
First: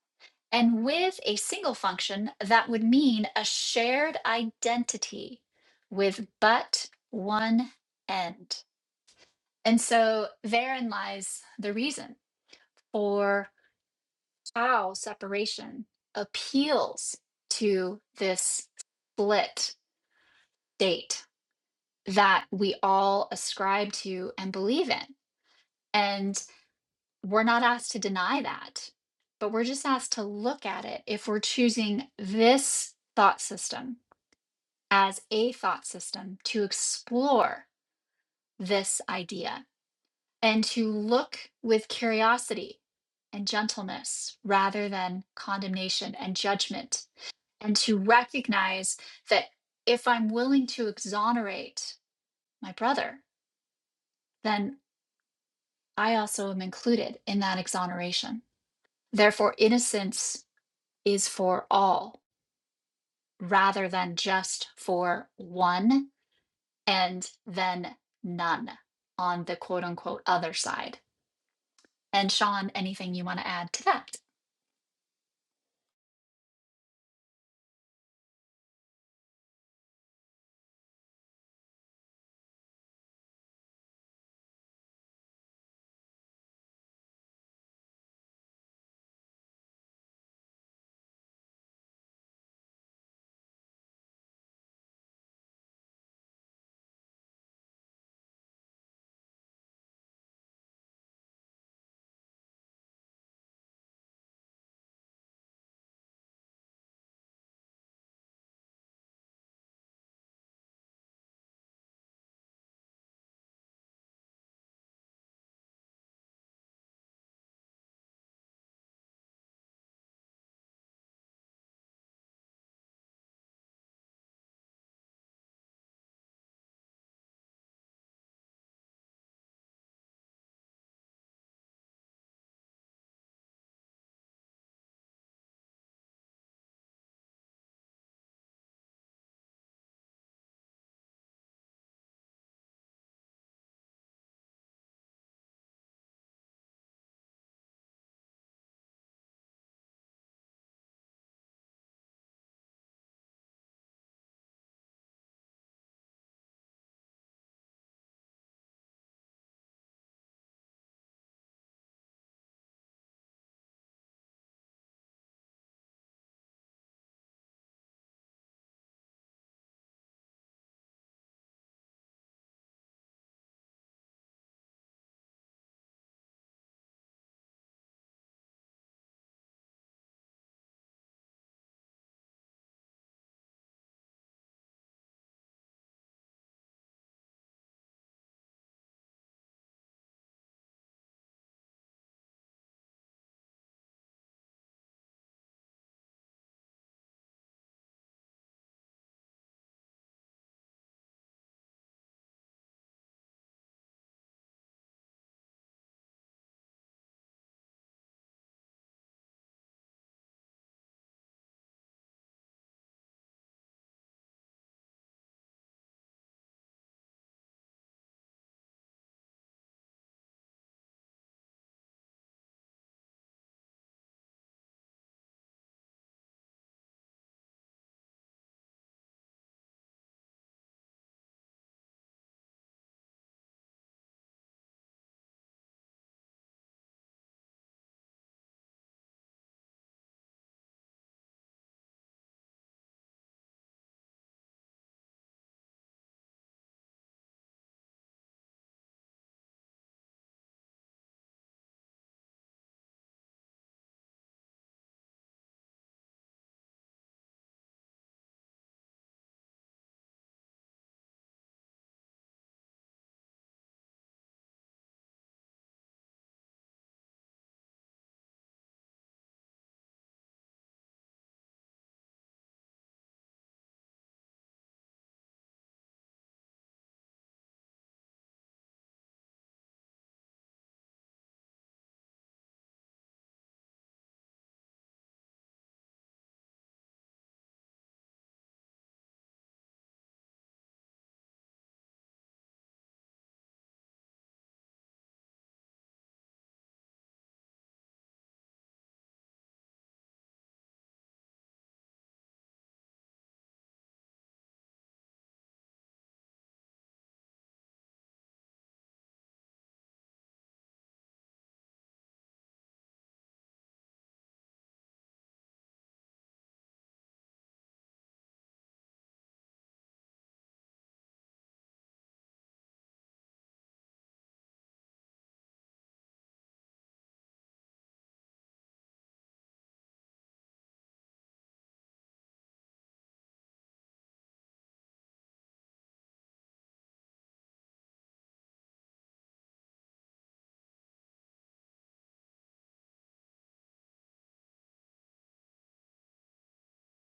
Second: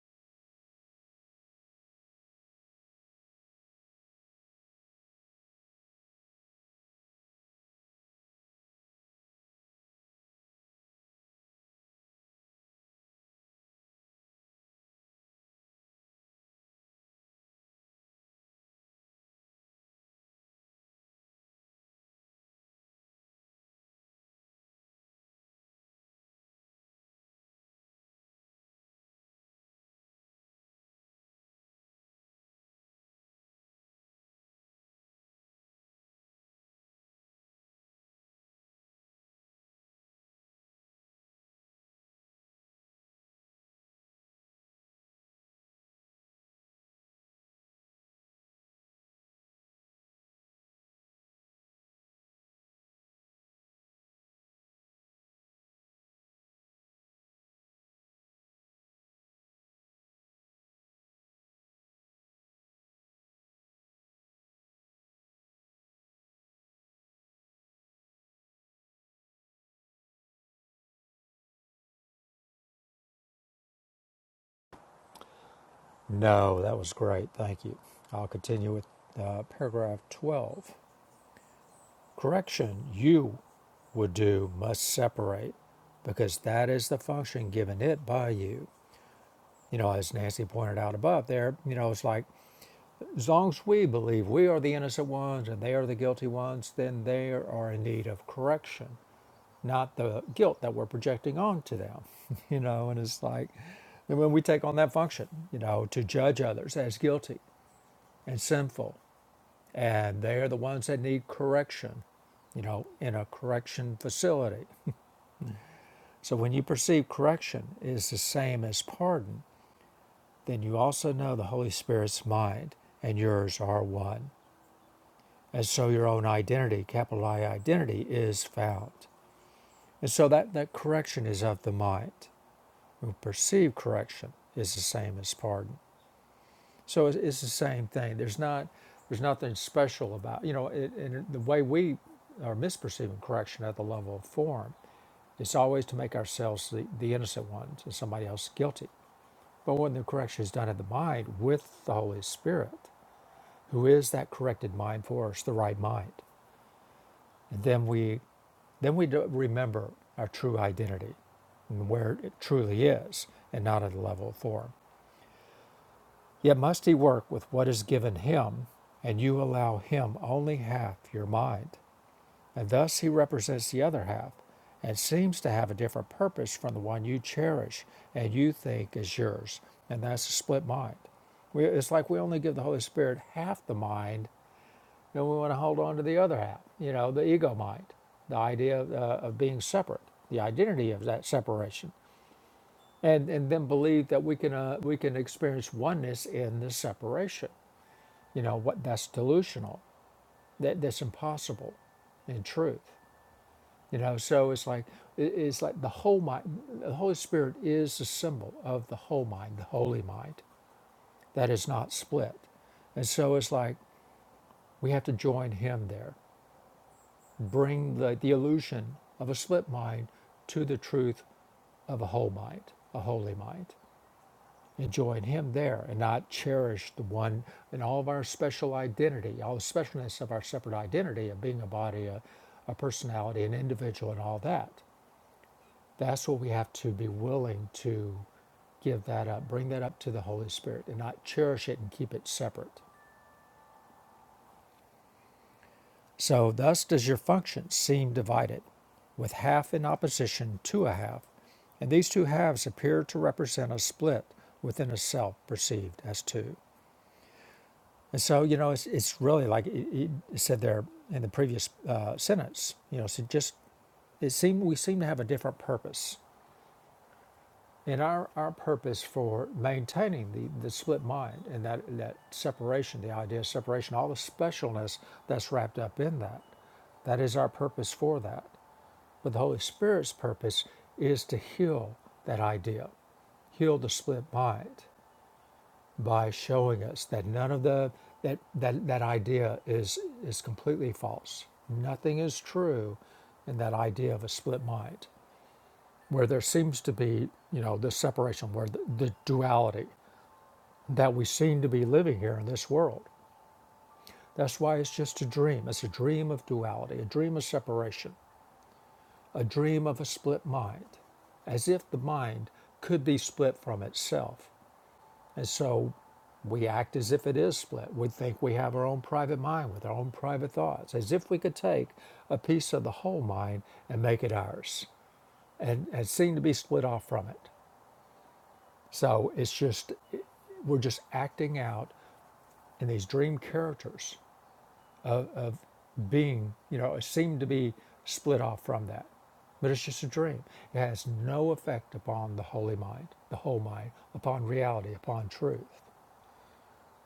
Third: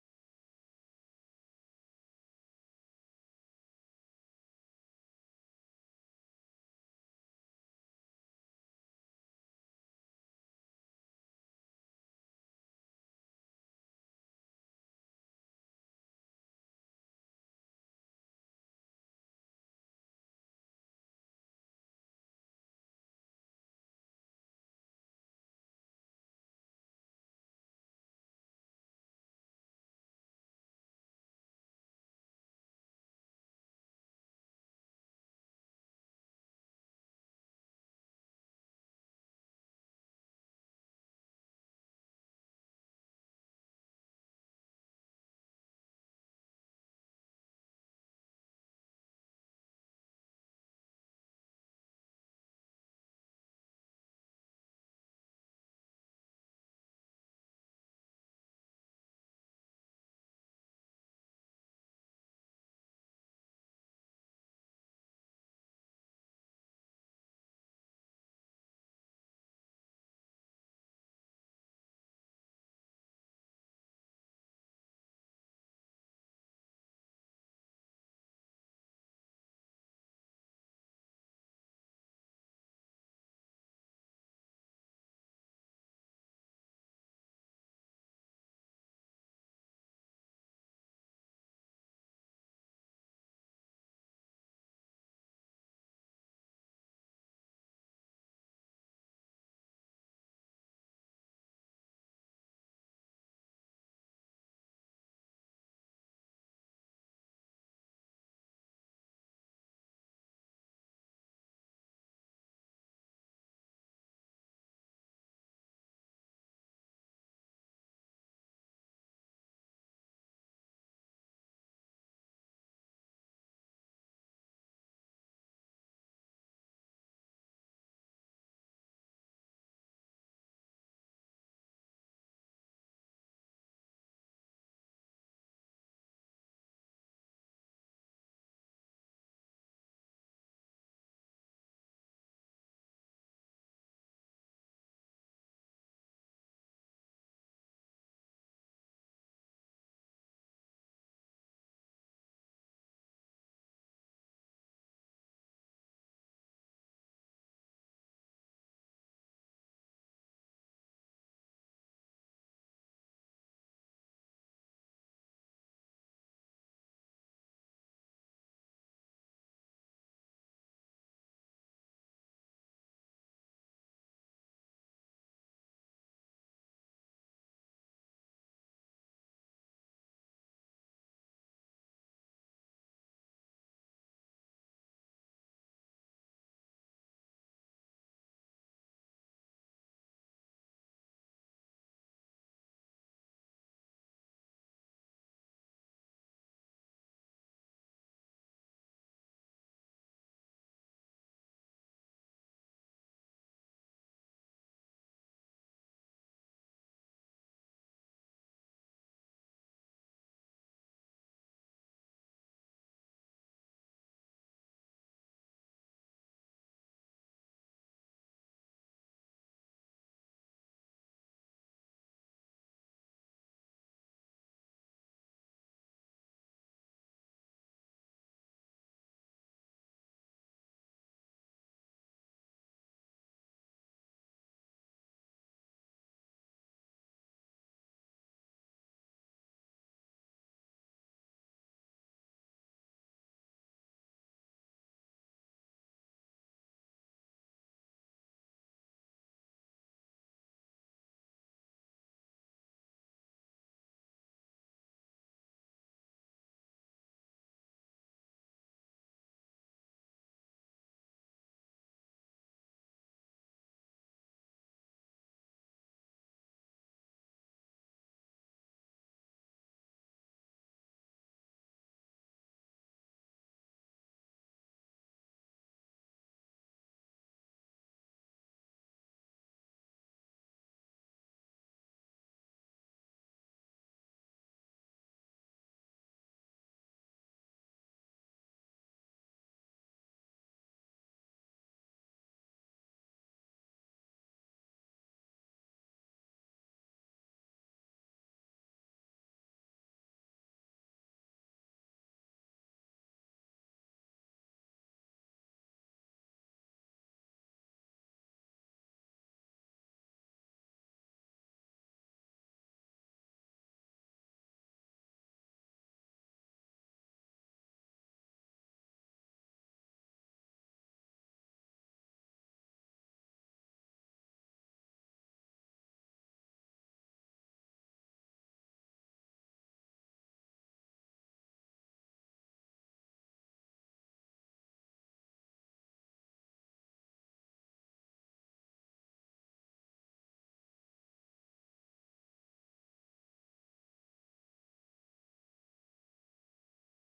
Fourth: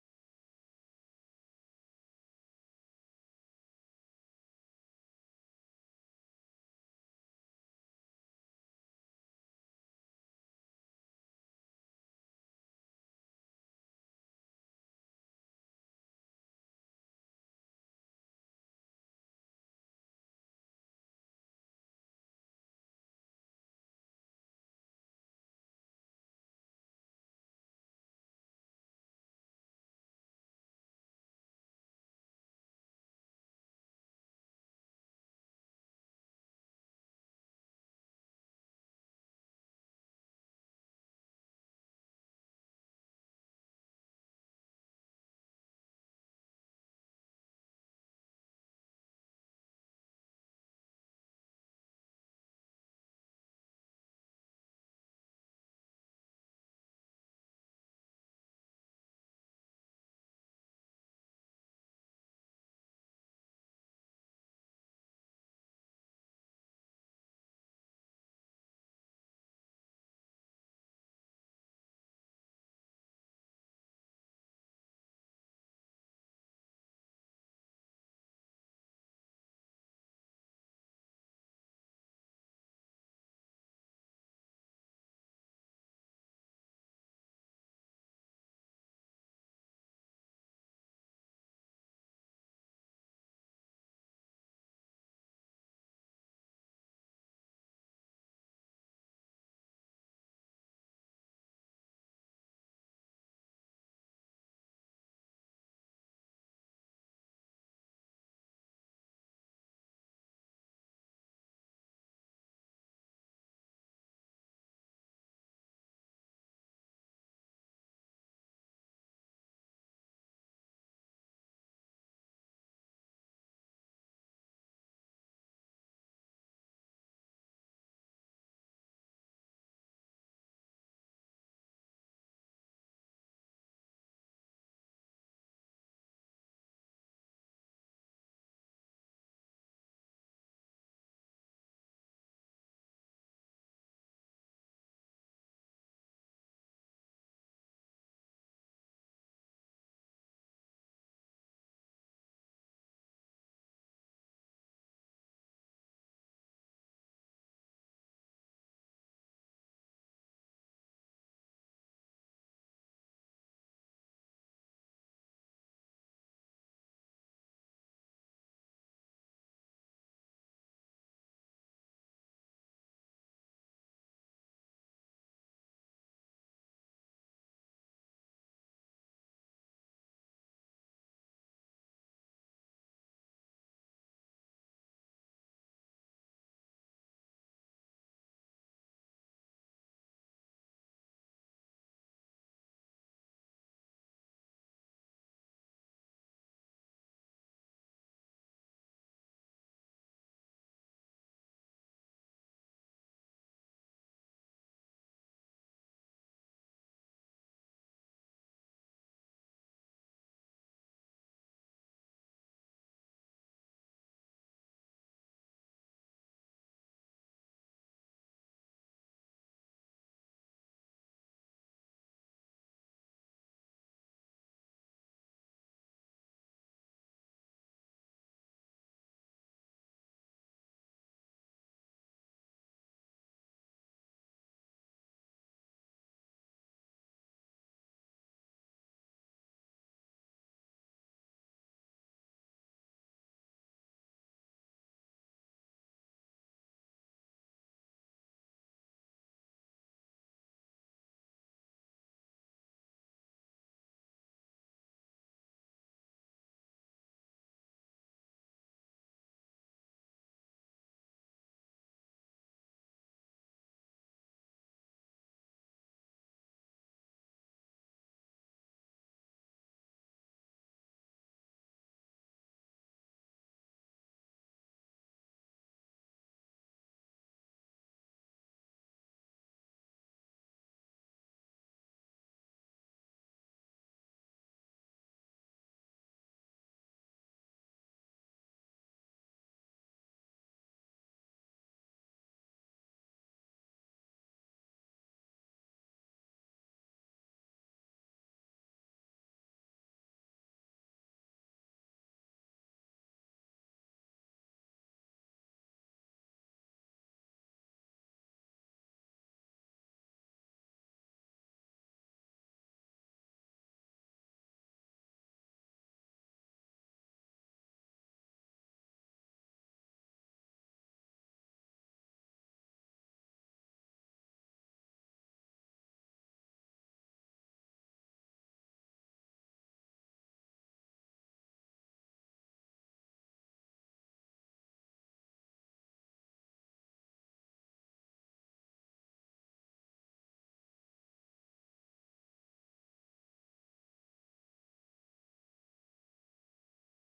[SPEAKER 1] And with a single function, that would mean a shared identity with but one end. And so therein lies the reason for how separation appeals to this split date that we all ascribe to and believe in. And we're not asked to deny that, but we're just asked to look at it if we're choosing this thought system as a thought system to explore this idea and to look with curiosity and gentleness rather than condemnation and judgment, and to recognize that if I'm willing to exonerate my brother, then I also am included in that exoneration. Therefore, innocence is for all rather than just for one and then none on the quote unquote other side. And Sean, anything you want to add to that?
[SPEAKER 2] No, that was great. Thank you. I'll continue with uh, paragraph 12. Correction you would do must separate because that is the function given it by you. You know, as Nancy pointed out above there, you know, it's like as long as we believe we are the innocent ones and they are the guilty ones, then they are in need of correction, not the guilt that we're projecting onto them. You know, and it's like, and when we take on that function, you know, to judge others as guilty and sinful, and they are the ones that need correction, you know, in a correction facility. So when you perceive correction is the same as pardon, then you also know the Holy Spirit's mind and yours are one. And so your own identity, capital I identity, is found. And so that, that correction is of the mind. We perceive correction is the same as pardon. So it's, it's the same thing. There's not there's nothing special about you know it, and the way we are misperceiving correction at the level of form. It's always to make ourselves the, the innocent ones and somebody else guilty. But when the correction is done in the mind with the Holy Spirit, who is that corrected mind for us, the right mind. And then we, then we remember our true identity and where it truly is and not at a level of form. Yet must he work with what is given him, and you allow him only half your mind. And thus he represents the other half and seems to have a different purpose from the one you cherish and you think is yours. And that's a split mind. We, it's like we only give the Holy Spirit half the mind then we want to hold on to the other half, you know, the ego mind, the idea of, uh, of being separate, the identity of that separation, and, and then believe that we can, uh, we can experience oneness in the separation. You know, what that's delusional, that, that's impossible in truth. You know, so it's like it's like the whole mind. The Holy Spirit is the symbol of the whole mind, the holy mind that is not split, and so it's like we have to join Him there. bring the, the illusion of a split mind to the truth of a whole mind, a holy mind. Enjoying Him there and not cherish the one in all of our special identity, all the specialness of our separate identity of being a body, a, a personality, an individual, and all that. That's what we have to be willing to give that up, bring that up to the Holy Spirit and not cherish it and keep it separate. So thus does your function seem divided, with half in opposition to a half, and these two halves appear to represent a split within a self perceived as two. And so, you know, it's, it's really like it, it said there in the previous uh, sentence, you know, so just it seemed we seem to have a different purpose. And our, our purpose for maintaining the, the split mind and that, that separation, the idea of separation, all the specialness that's wrapped up in that, that is our purpose for that. But the Holy Spirit's purpose is to heal that idea, heal the split mind by showing us that none of the that that, that idea is is completely false. Nothing is true in that idea of a split mind, where there seems to be, you know, this separation, where the, the duality that we seem to be living here in this world. That's why it's just a dream. It's a dream of duality, a dream of separation. a dream of a split mind, as if the mind could be split from itself. And so we act as if it is split. We think we have our own private mind with our own private thoughts, as if we could take a piece of the whole mind and make it ours and, and seem to be split off from it. So it's just, we're just acting out in these dream characters of being, you know, seem to be split off from that. But it's just a dream. It has no effect upon the holy mind, the whole mind, upon reality, upon truth.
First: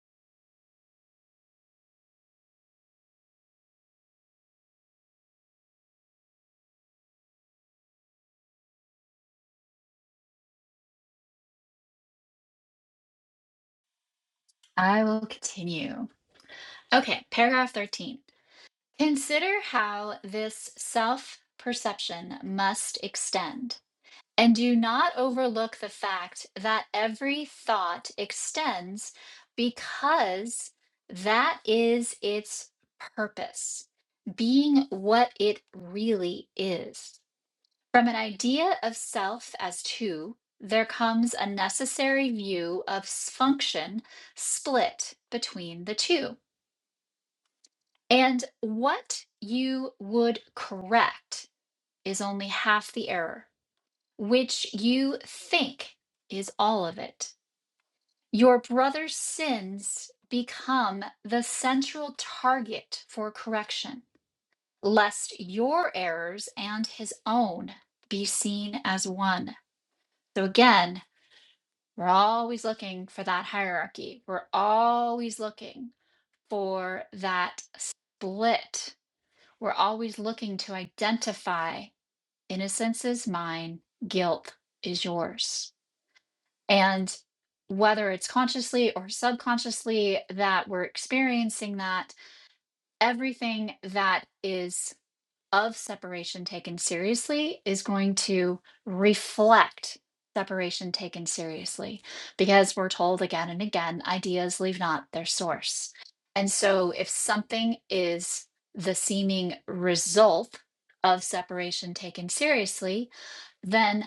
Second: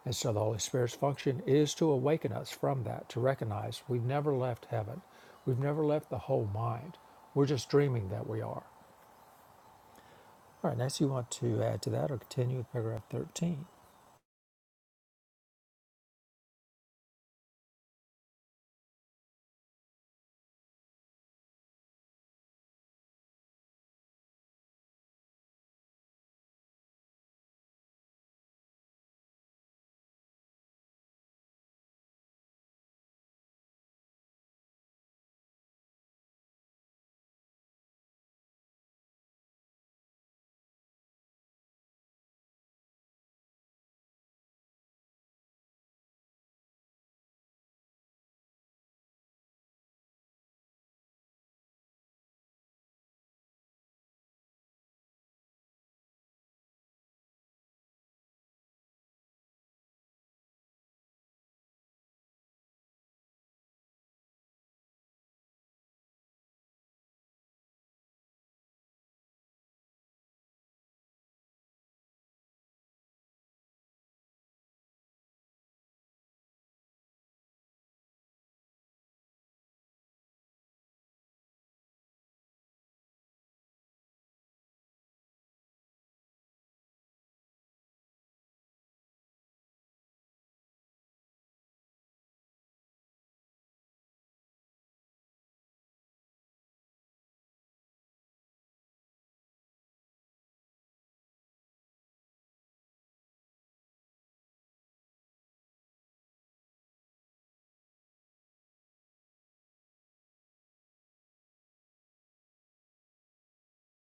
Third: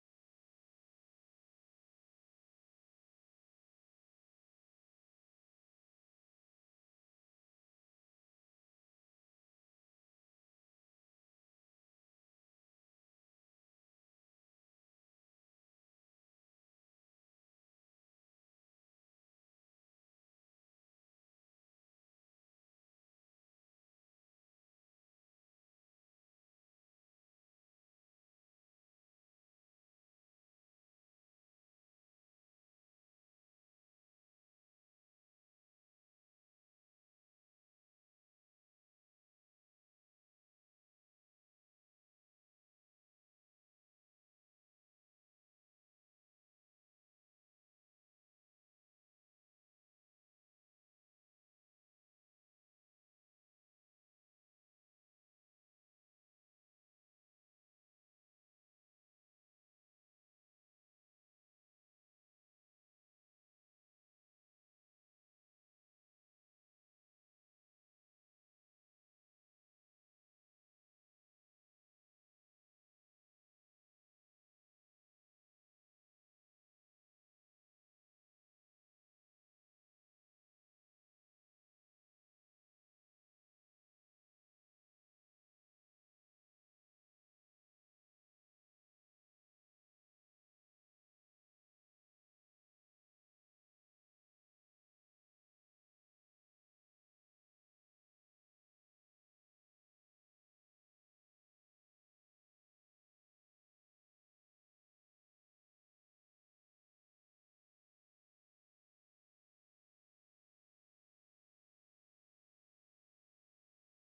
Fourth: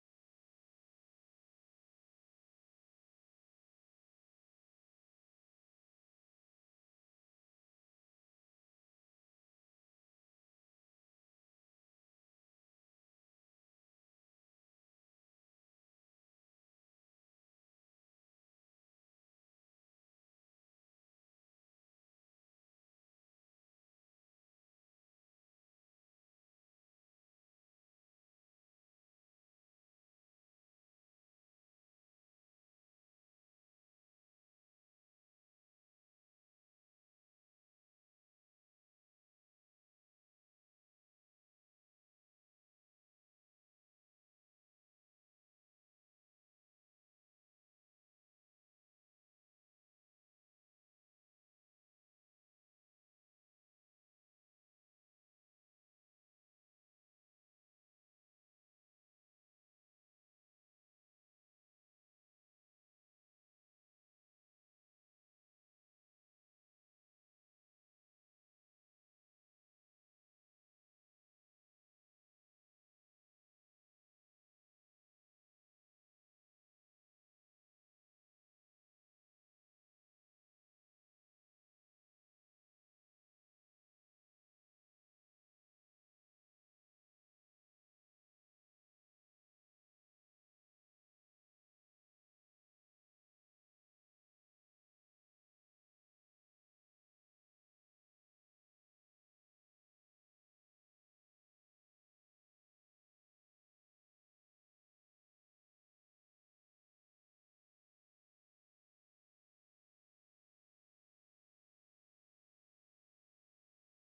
[SPEAKER 2] And so the Holy Spirit's function is to awaken us from that, to recognize we've never left heaven. We've never left the whole mind. We're just dreaming that we are. All right, next you want to add to that or continue with paragraph 13.
[SPEAKER 1] I will continue. Okay, paragraph 13. Consider how this self perception must extend And do not overlook the fact that every thought extends because that is its purpose, being what it really is. From an idea of self as two, there comes a necessary view of s- function split between the two. And what you would correct is only half the error which you think is all of it. Your brother's sins become the central target for correction, lest your errors and his own be seen as one. So again, we're always looking for that hierarchy. We're always looking for that split. We're always looking to identify innocence is mine, guilt is yours. And whether it's consciously or subconsciously that we're experiencing that, everything that is of separation taken seriously is going to reflect separation taken seriously because we're told again and again ideas leave not their source. And so if something is the seeming result of separation taken seriously, then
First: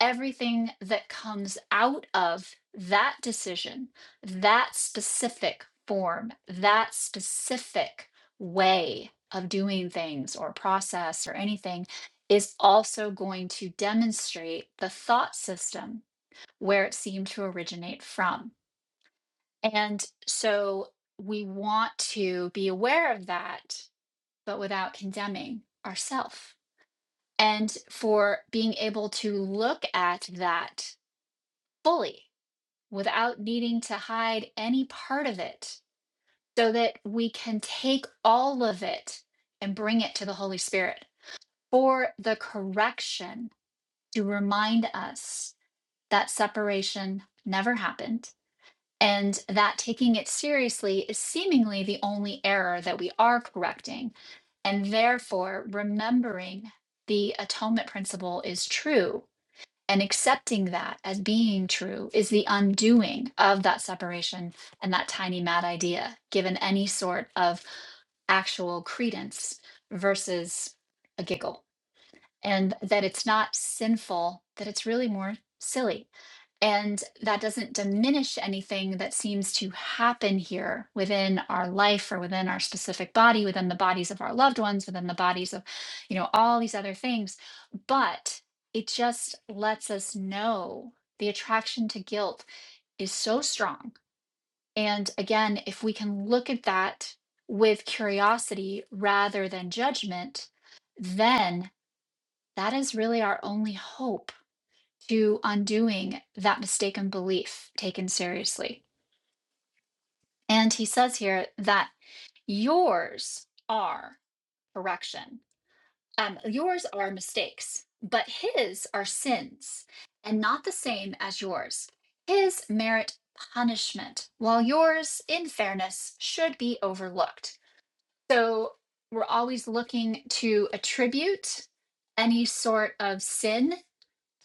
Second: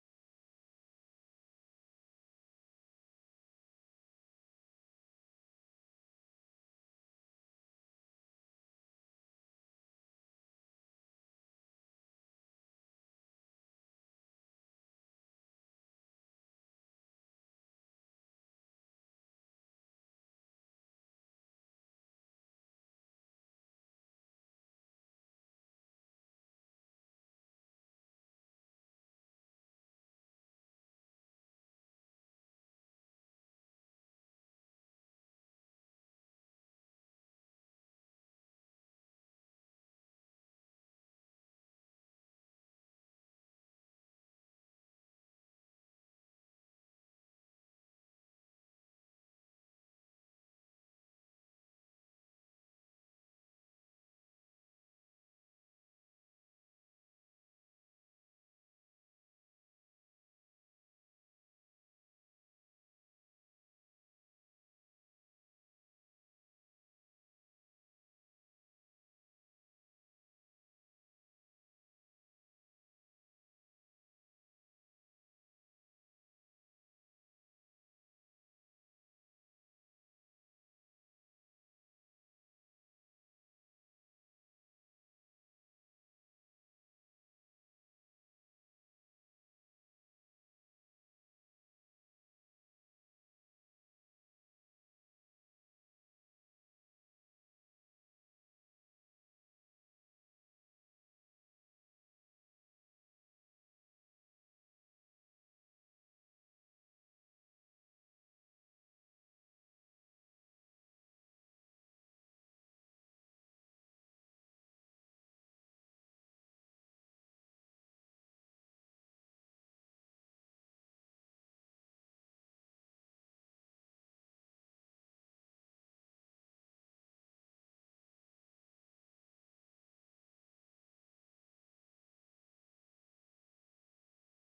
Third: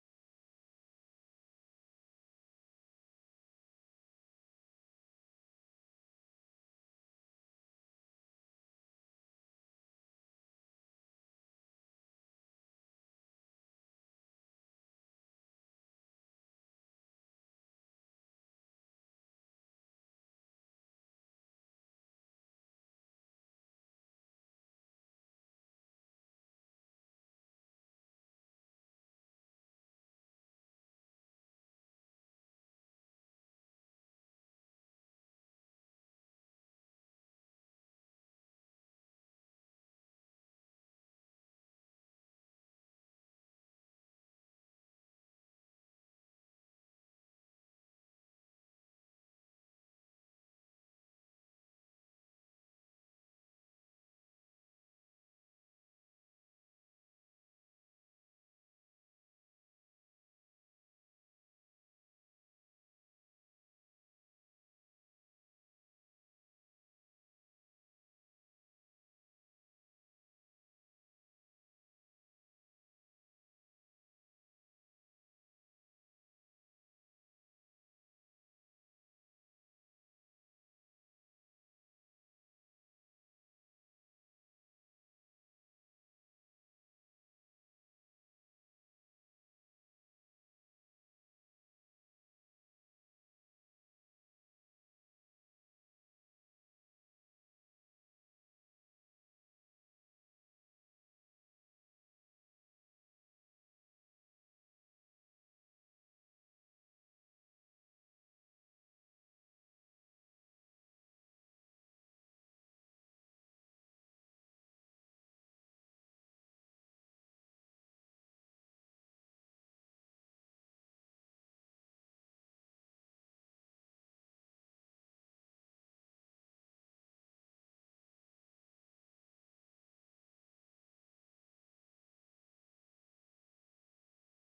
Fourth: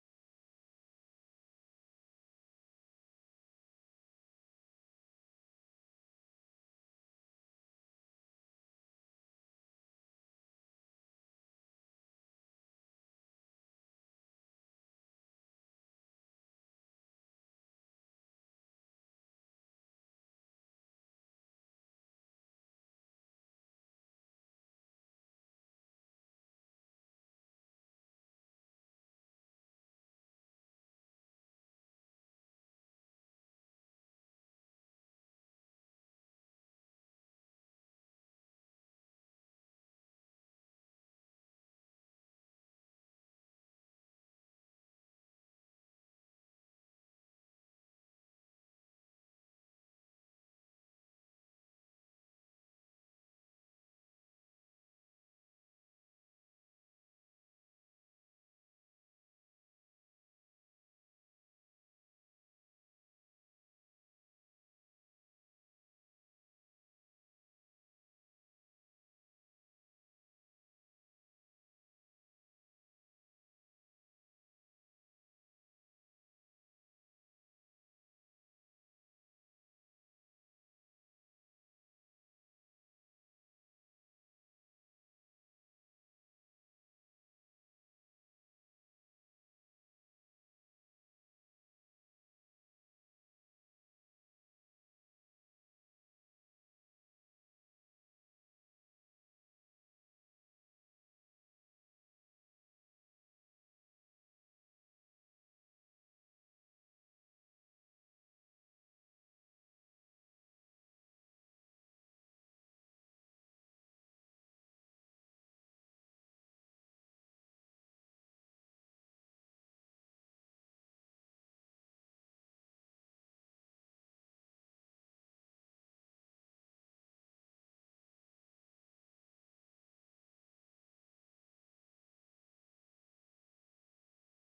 [SPEAKER 1] everything that comes out of that decision, that specific form, that specific way of doing things or process or anything is also going to demonstrate the thought system where it seemed to originate from. And so we want to be aware of that, but without condemning ourselves, And for being able to look at that fully without needing to hide any part of it so that we can take all of it and bring it to the Holy Spirit for the correction to remind us that separation never happened and that taking it seriously is seemingly the only error that we are correcting. And therefore, remembering the atonement principle is true and accepting that as being true is the undoing of that separation and that tiny mad idea, given any sort of actual credence versus a giggle. And that it's not sinful, that it's really more silly and that doesn't diminish anything that seems to happen here within our life or within our specific body, within the bodies of our loved ones, within the bodies of, you know, all these other things. But it just lets us know the attraction to guilt is so strong. And again, if we can look at that with curiosity rather than judgment, then that is really our only hope to undoing that mistaken belief taken seriously. And he says here that yours are correction, um, yours are mistakes, but his are sins and not the same as yours. His merit punishment, while yours, in fairness, should be overlooked. So we're always looking to attribute any sort of sin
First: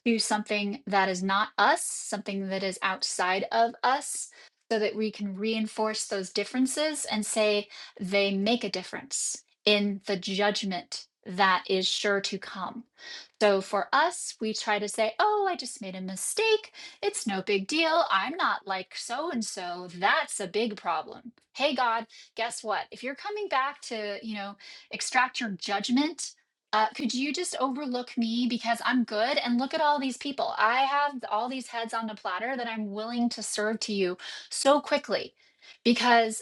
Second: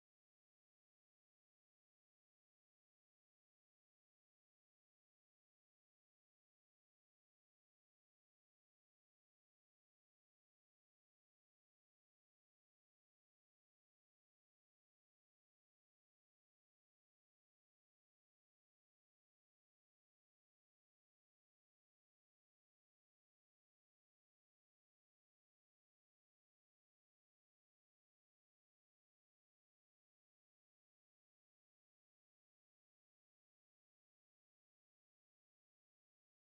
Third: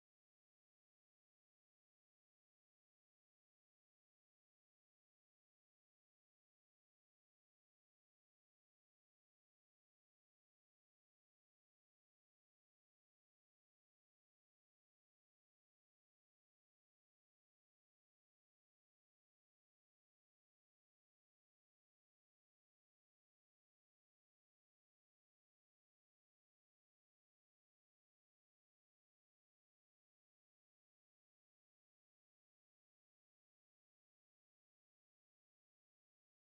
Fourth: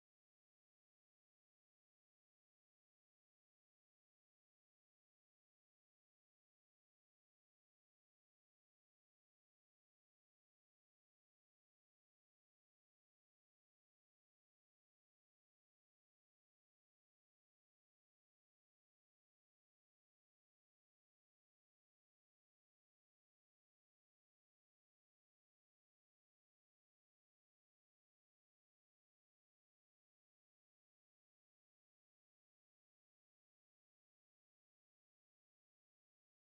[SPEAKER 1] to something that is not us, something that is outside of us, so that we can reinforce those differences and say they make a difference in the judgment that is sure to come. So for us, we try to say, oh, I just made a mistake. It's no big deal. I'm not like so and so. That's a big problem. Hey, God, guess what? If you're coming back to, you know, extract your judgment, uh, could you just overlook me because I'm good? And look at all these people. I have all these heads on the platter that I'm willing to serve to you so quickly because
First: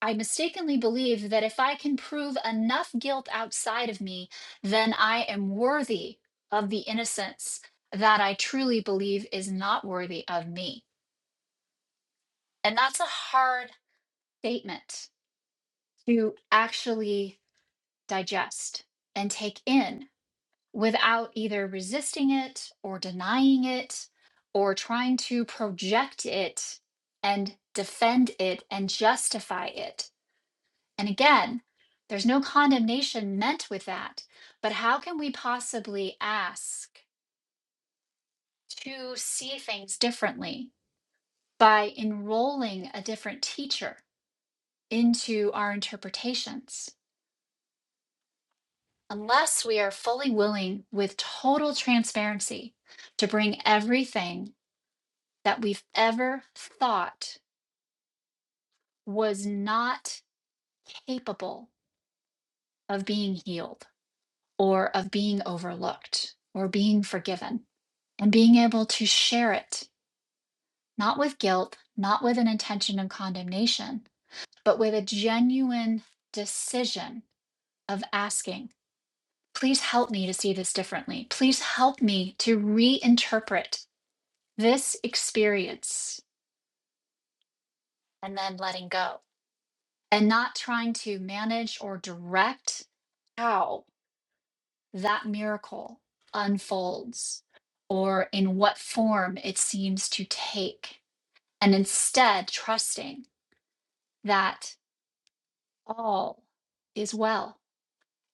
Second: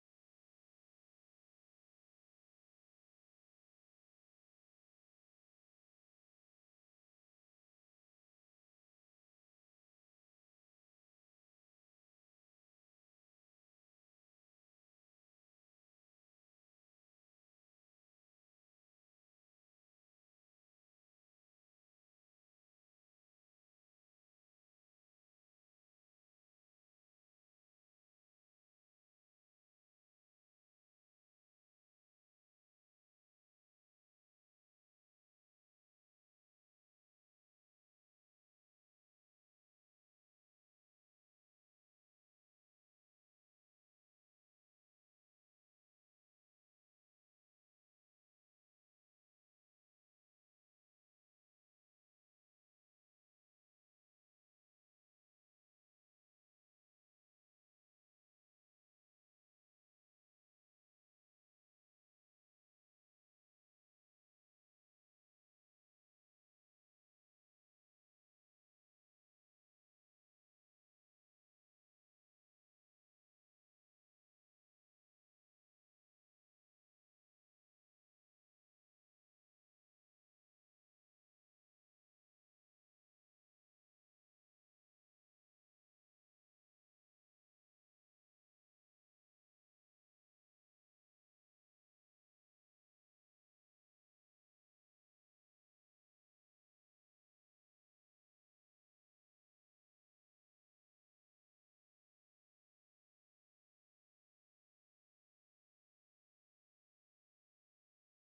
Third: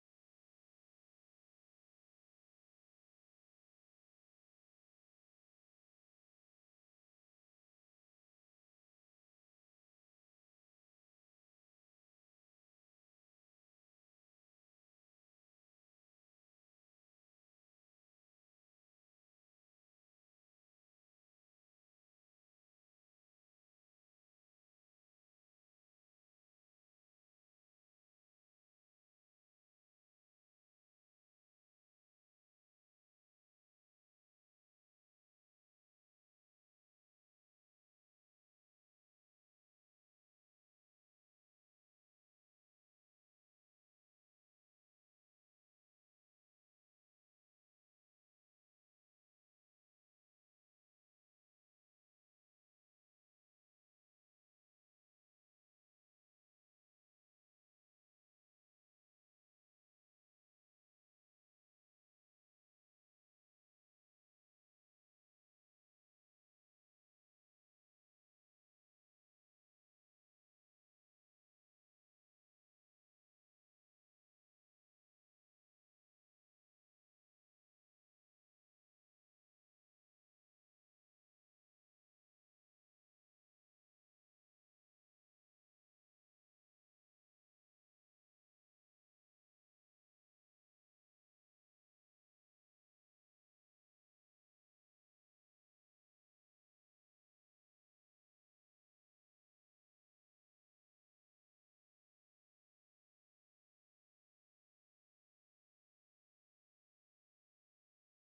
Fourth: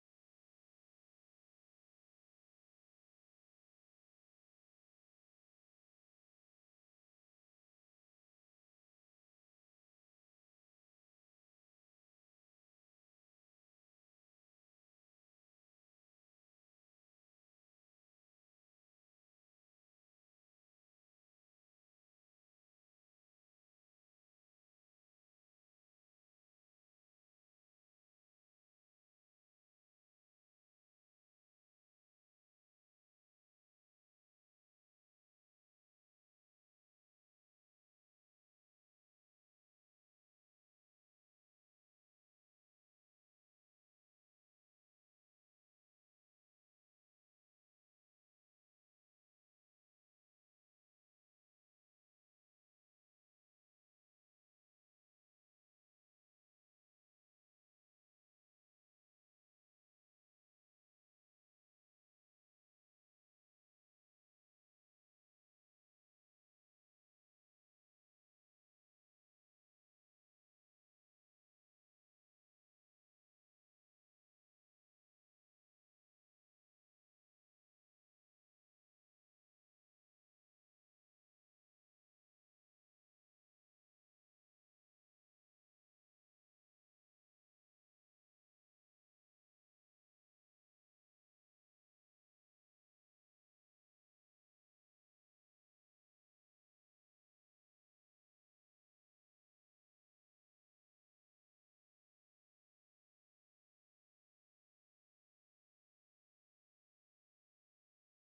[SPEAKER 1] I mistakenly believe that if I can prove enough guilt outside of me, then I am worthy of the innocence that I truly believe is not worthy of me. And that's a hard statement to actually digest and take in without either resisting it or denying it or trying to project it and defend it and justify it And again, there's no condemnation meant with that. But how can we possibly ask to see things differently by enrolling a different teacher into our interpretations? Unless we are fully willing with total transparency to bring everything that we've ever thought was not capable of being healed or of being overlooked or being forgiven. and being able to share it, not with guilt, not with an intention of condemnation, but with a genuine decision of asking, please help me to see this differently. Please help me to reinterpret this experience and then letting go and not trying to manage or direct how that miracle unfolds or in what form it seems to take. And instead, trusting that all is well,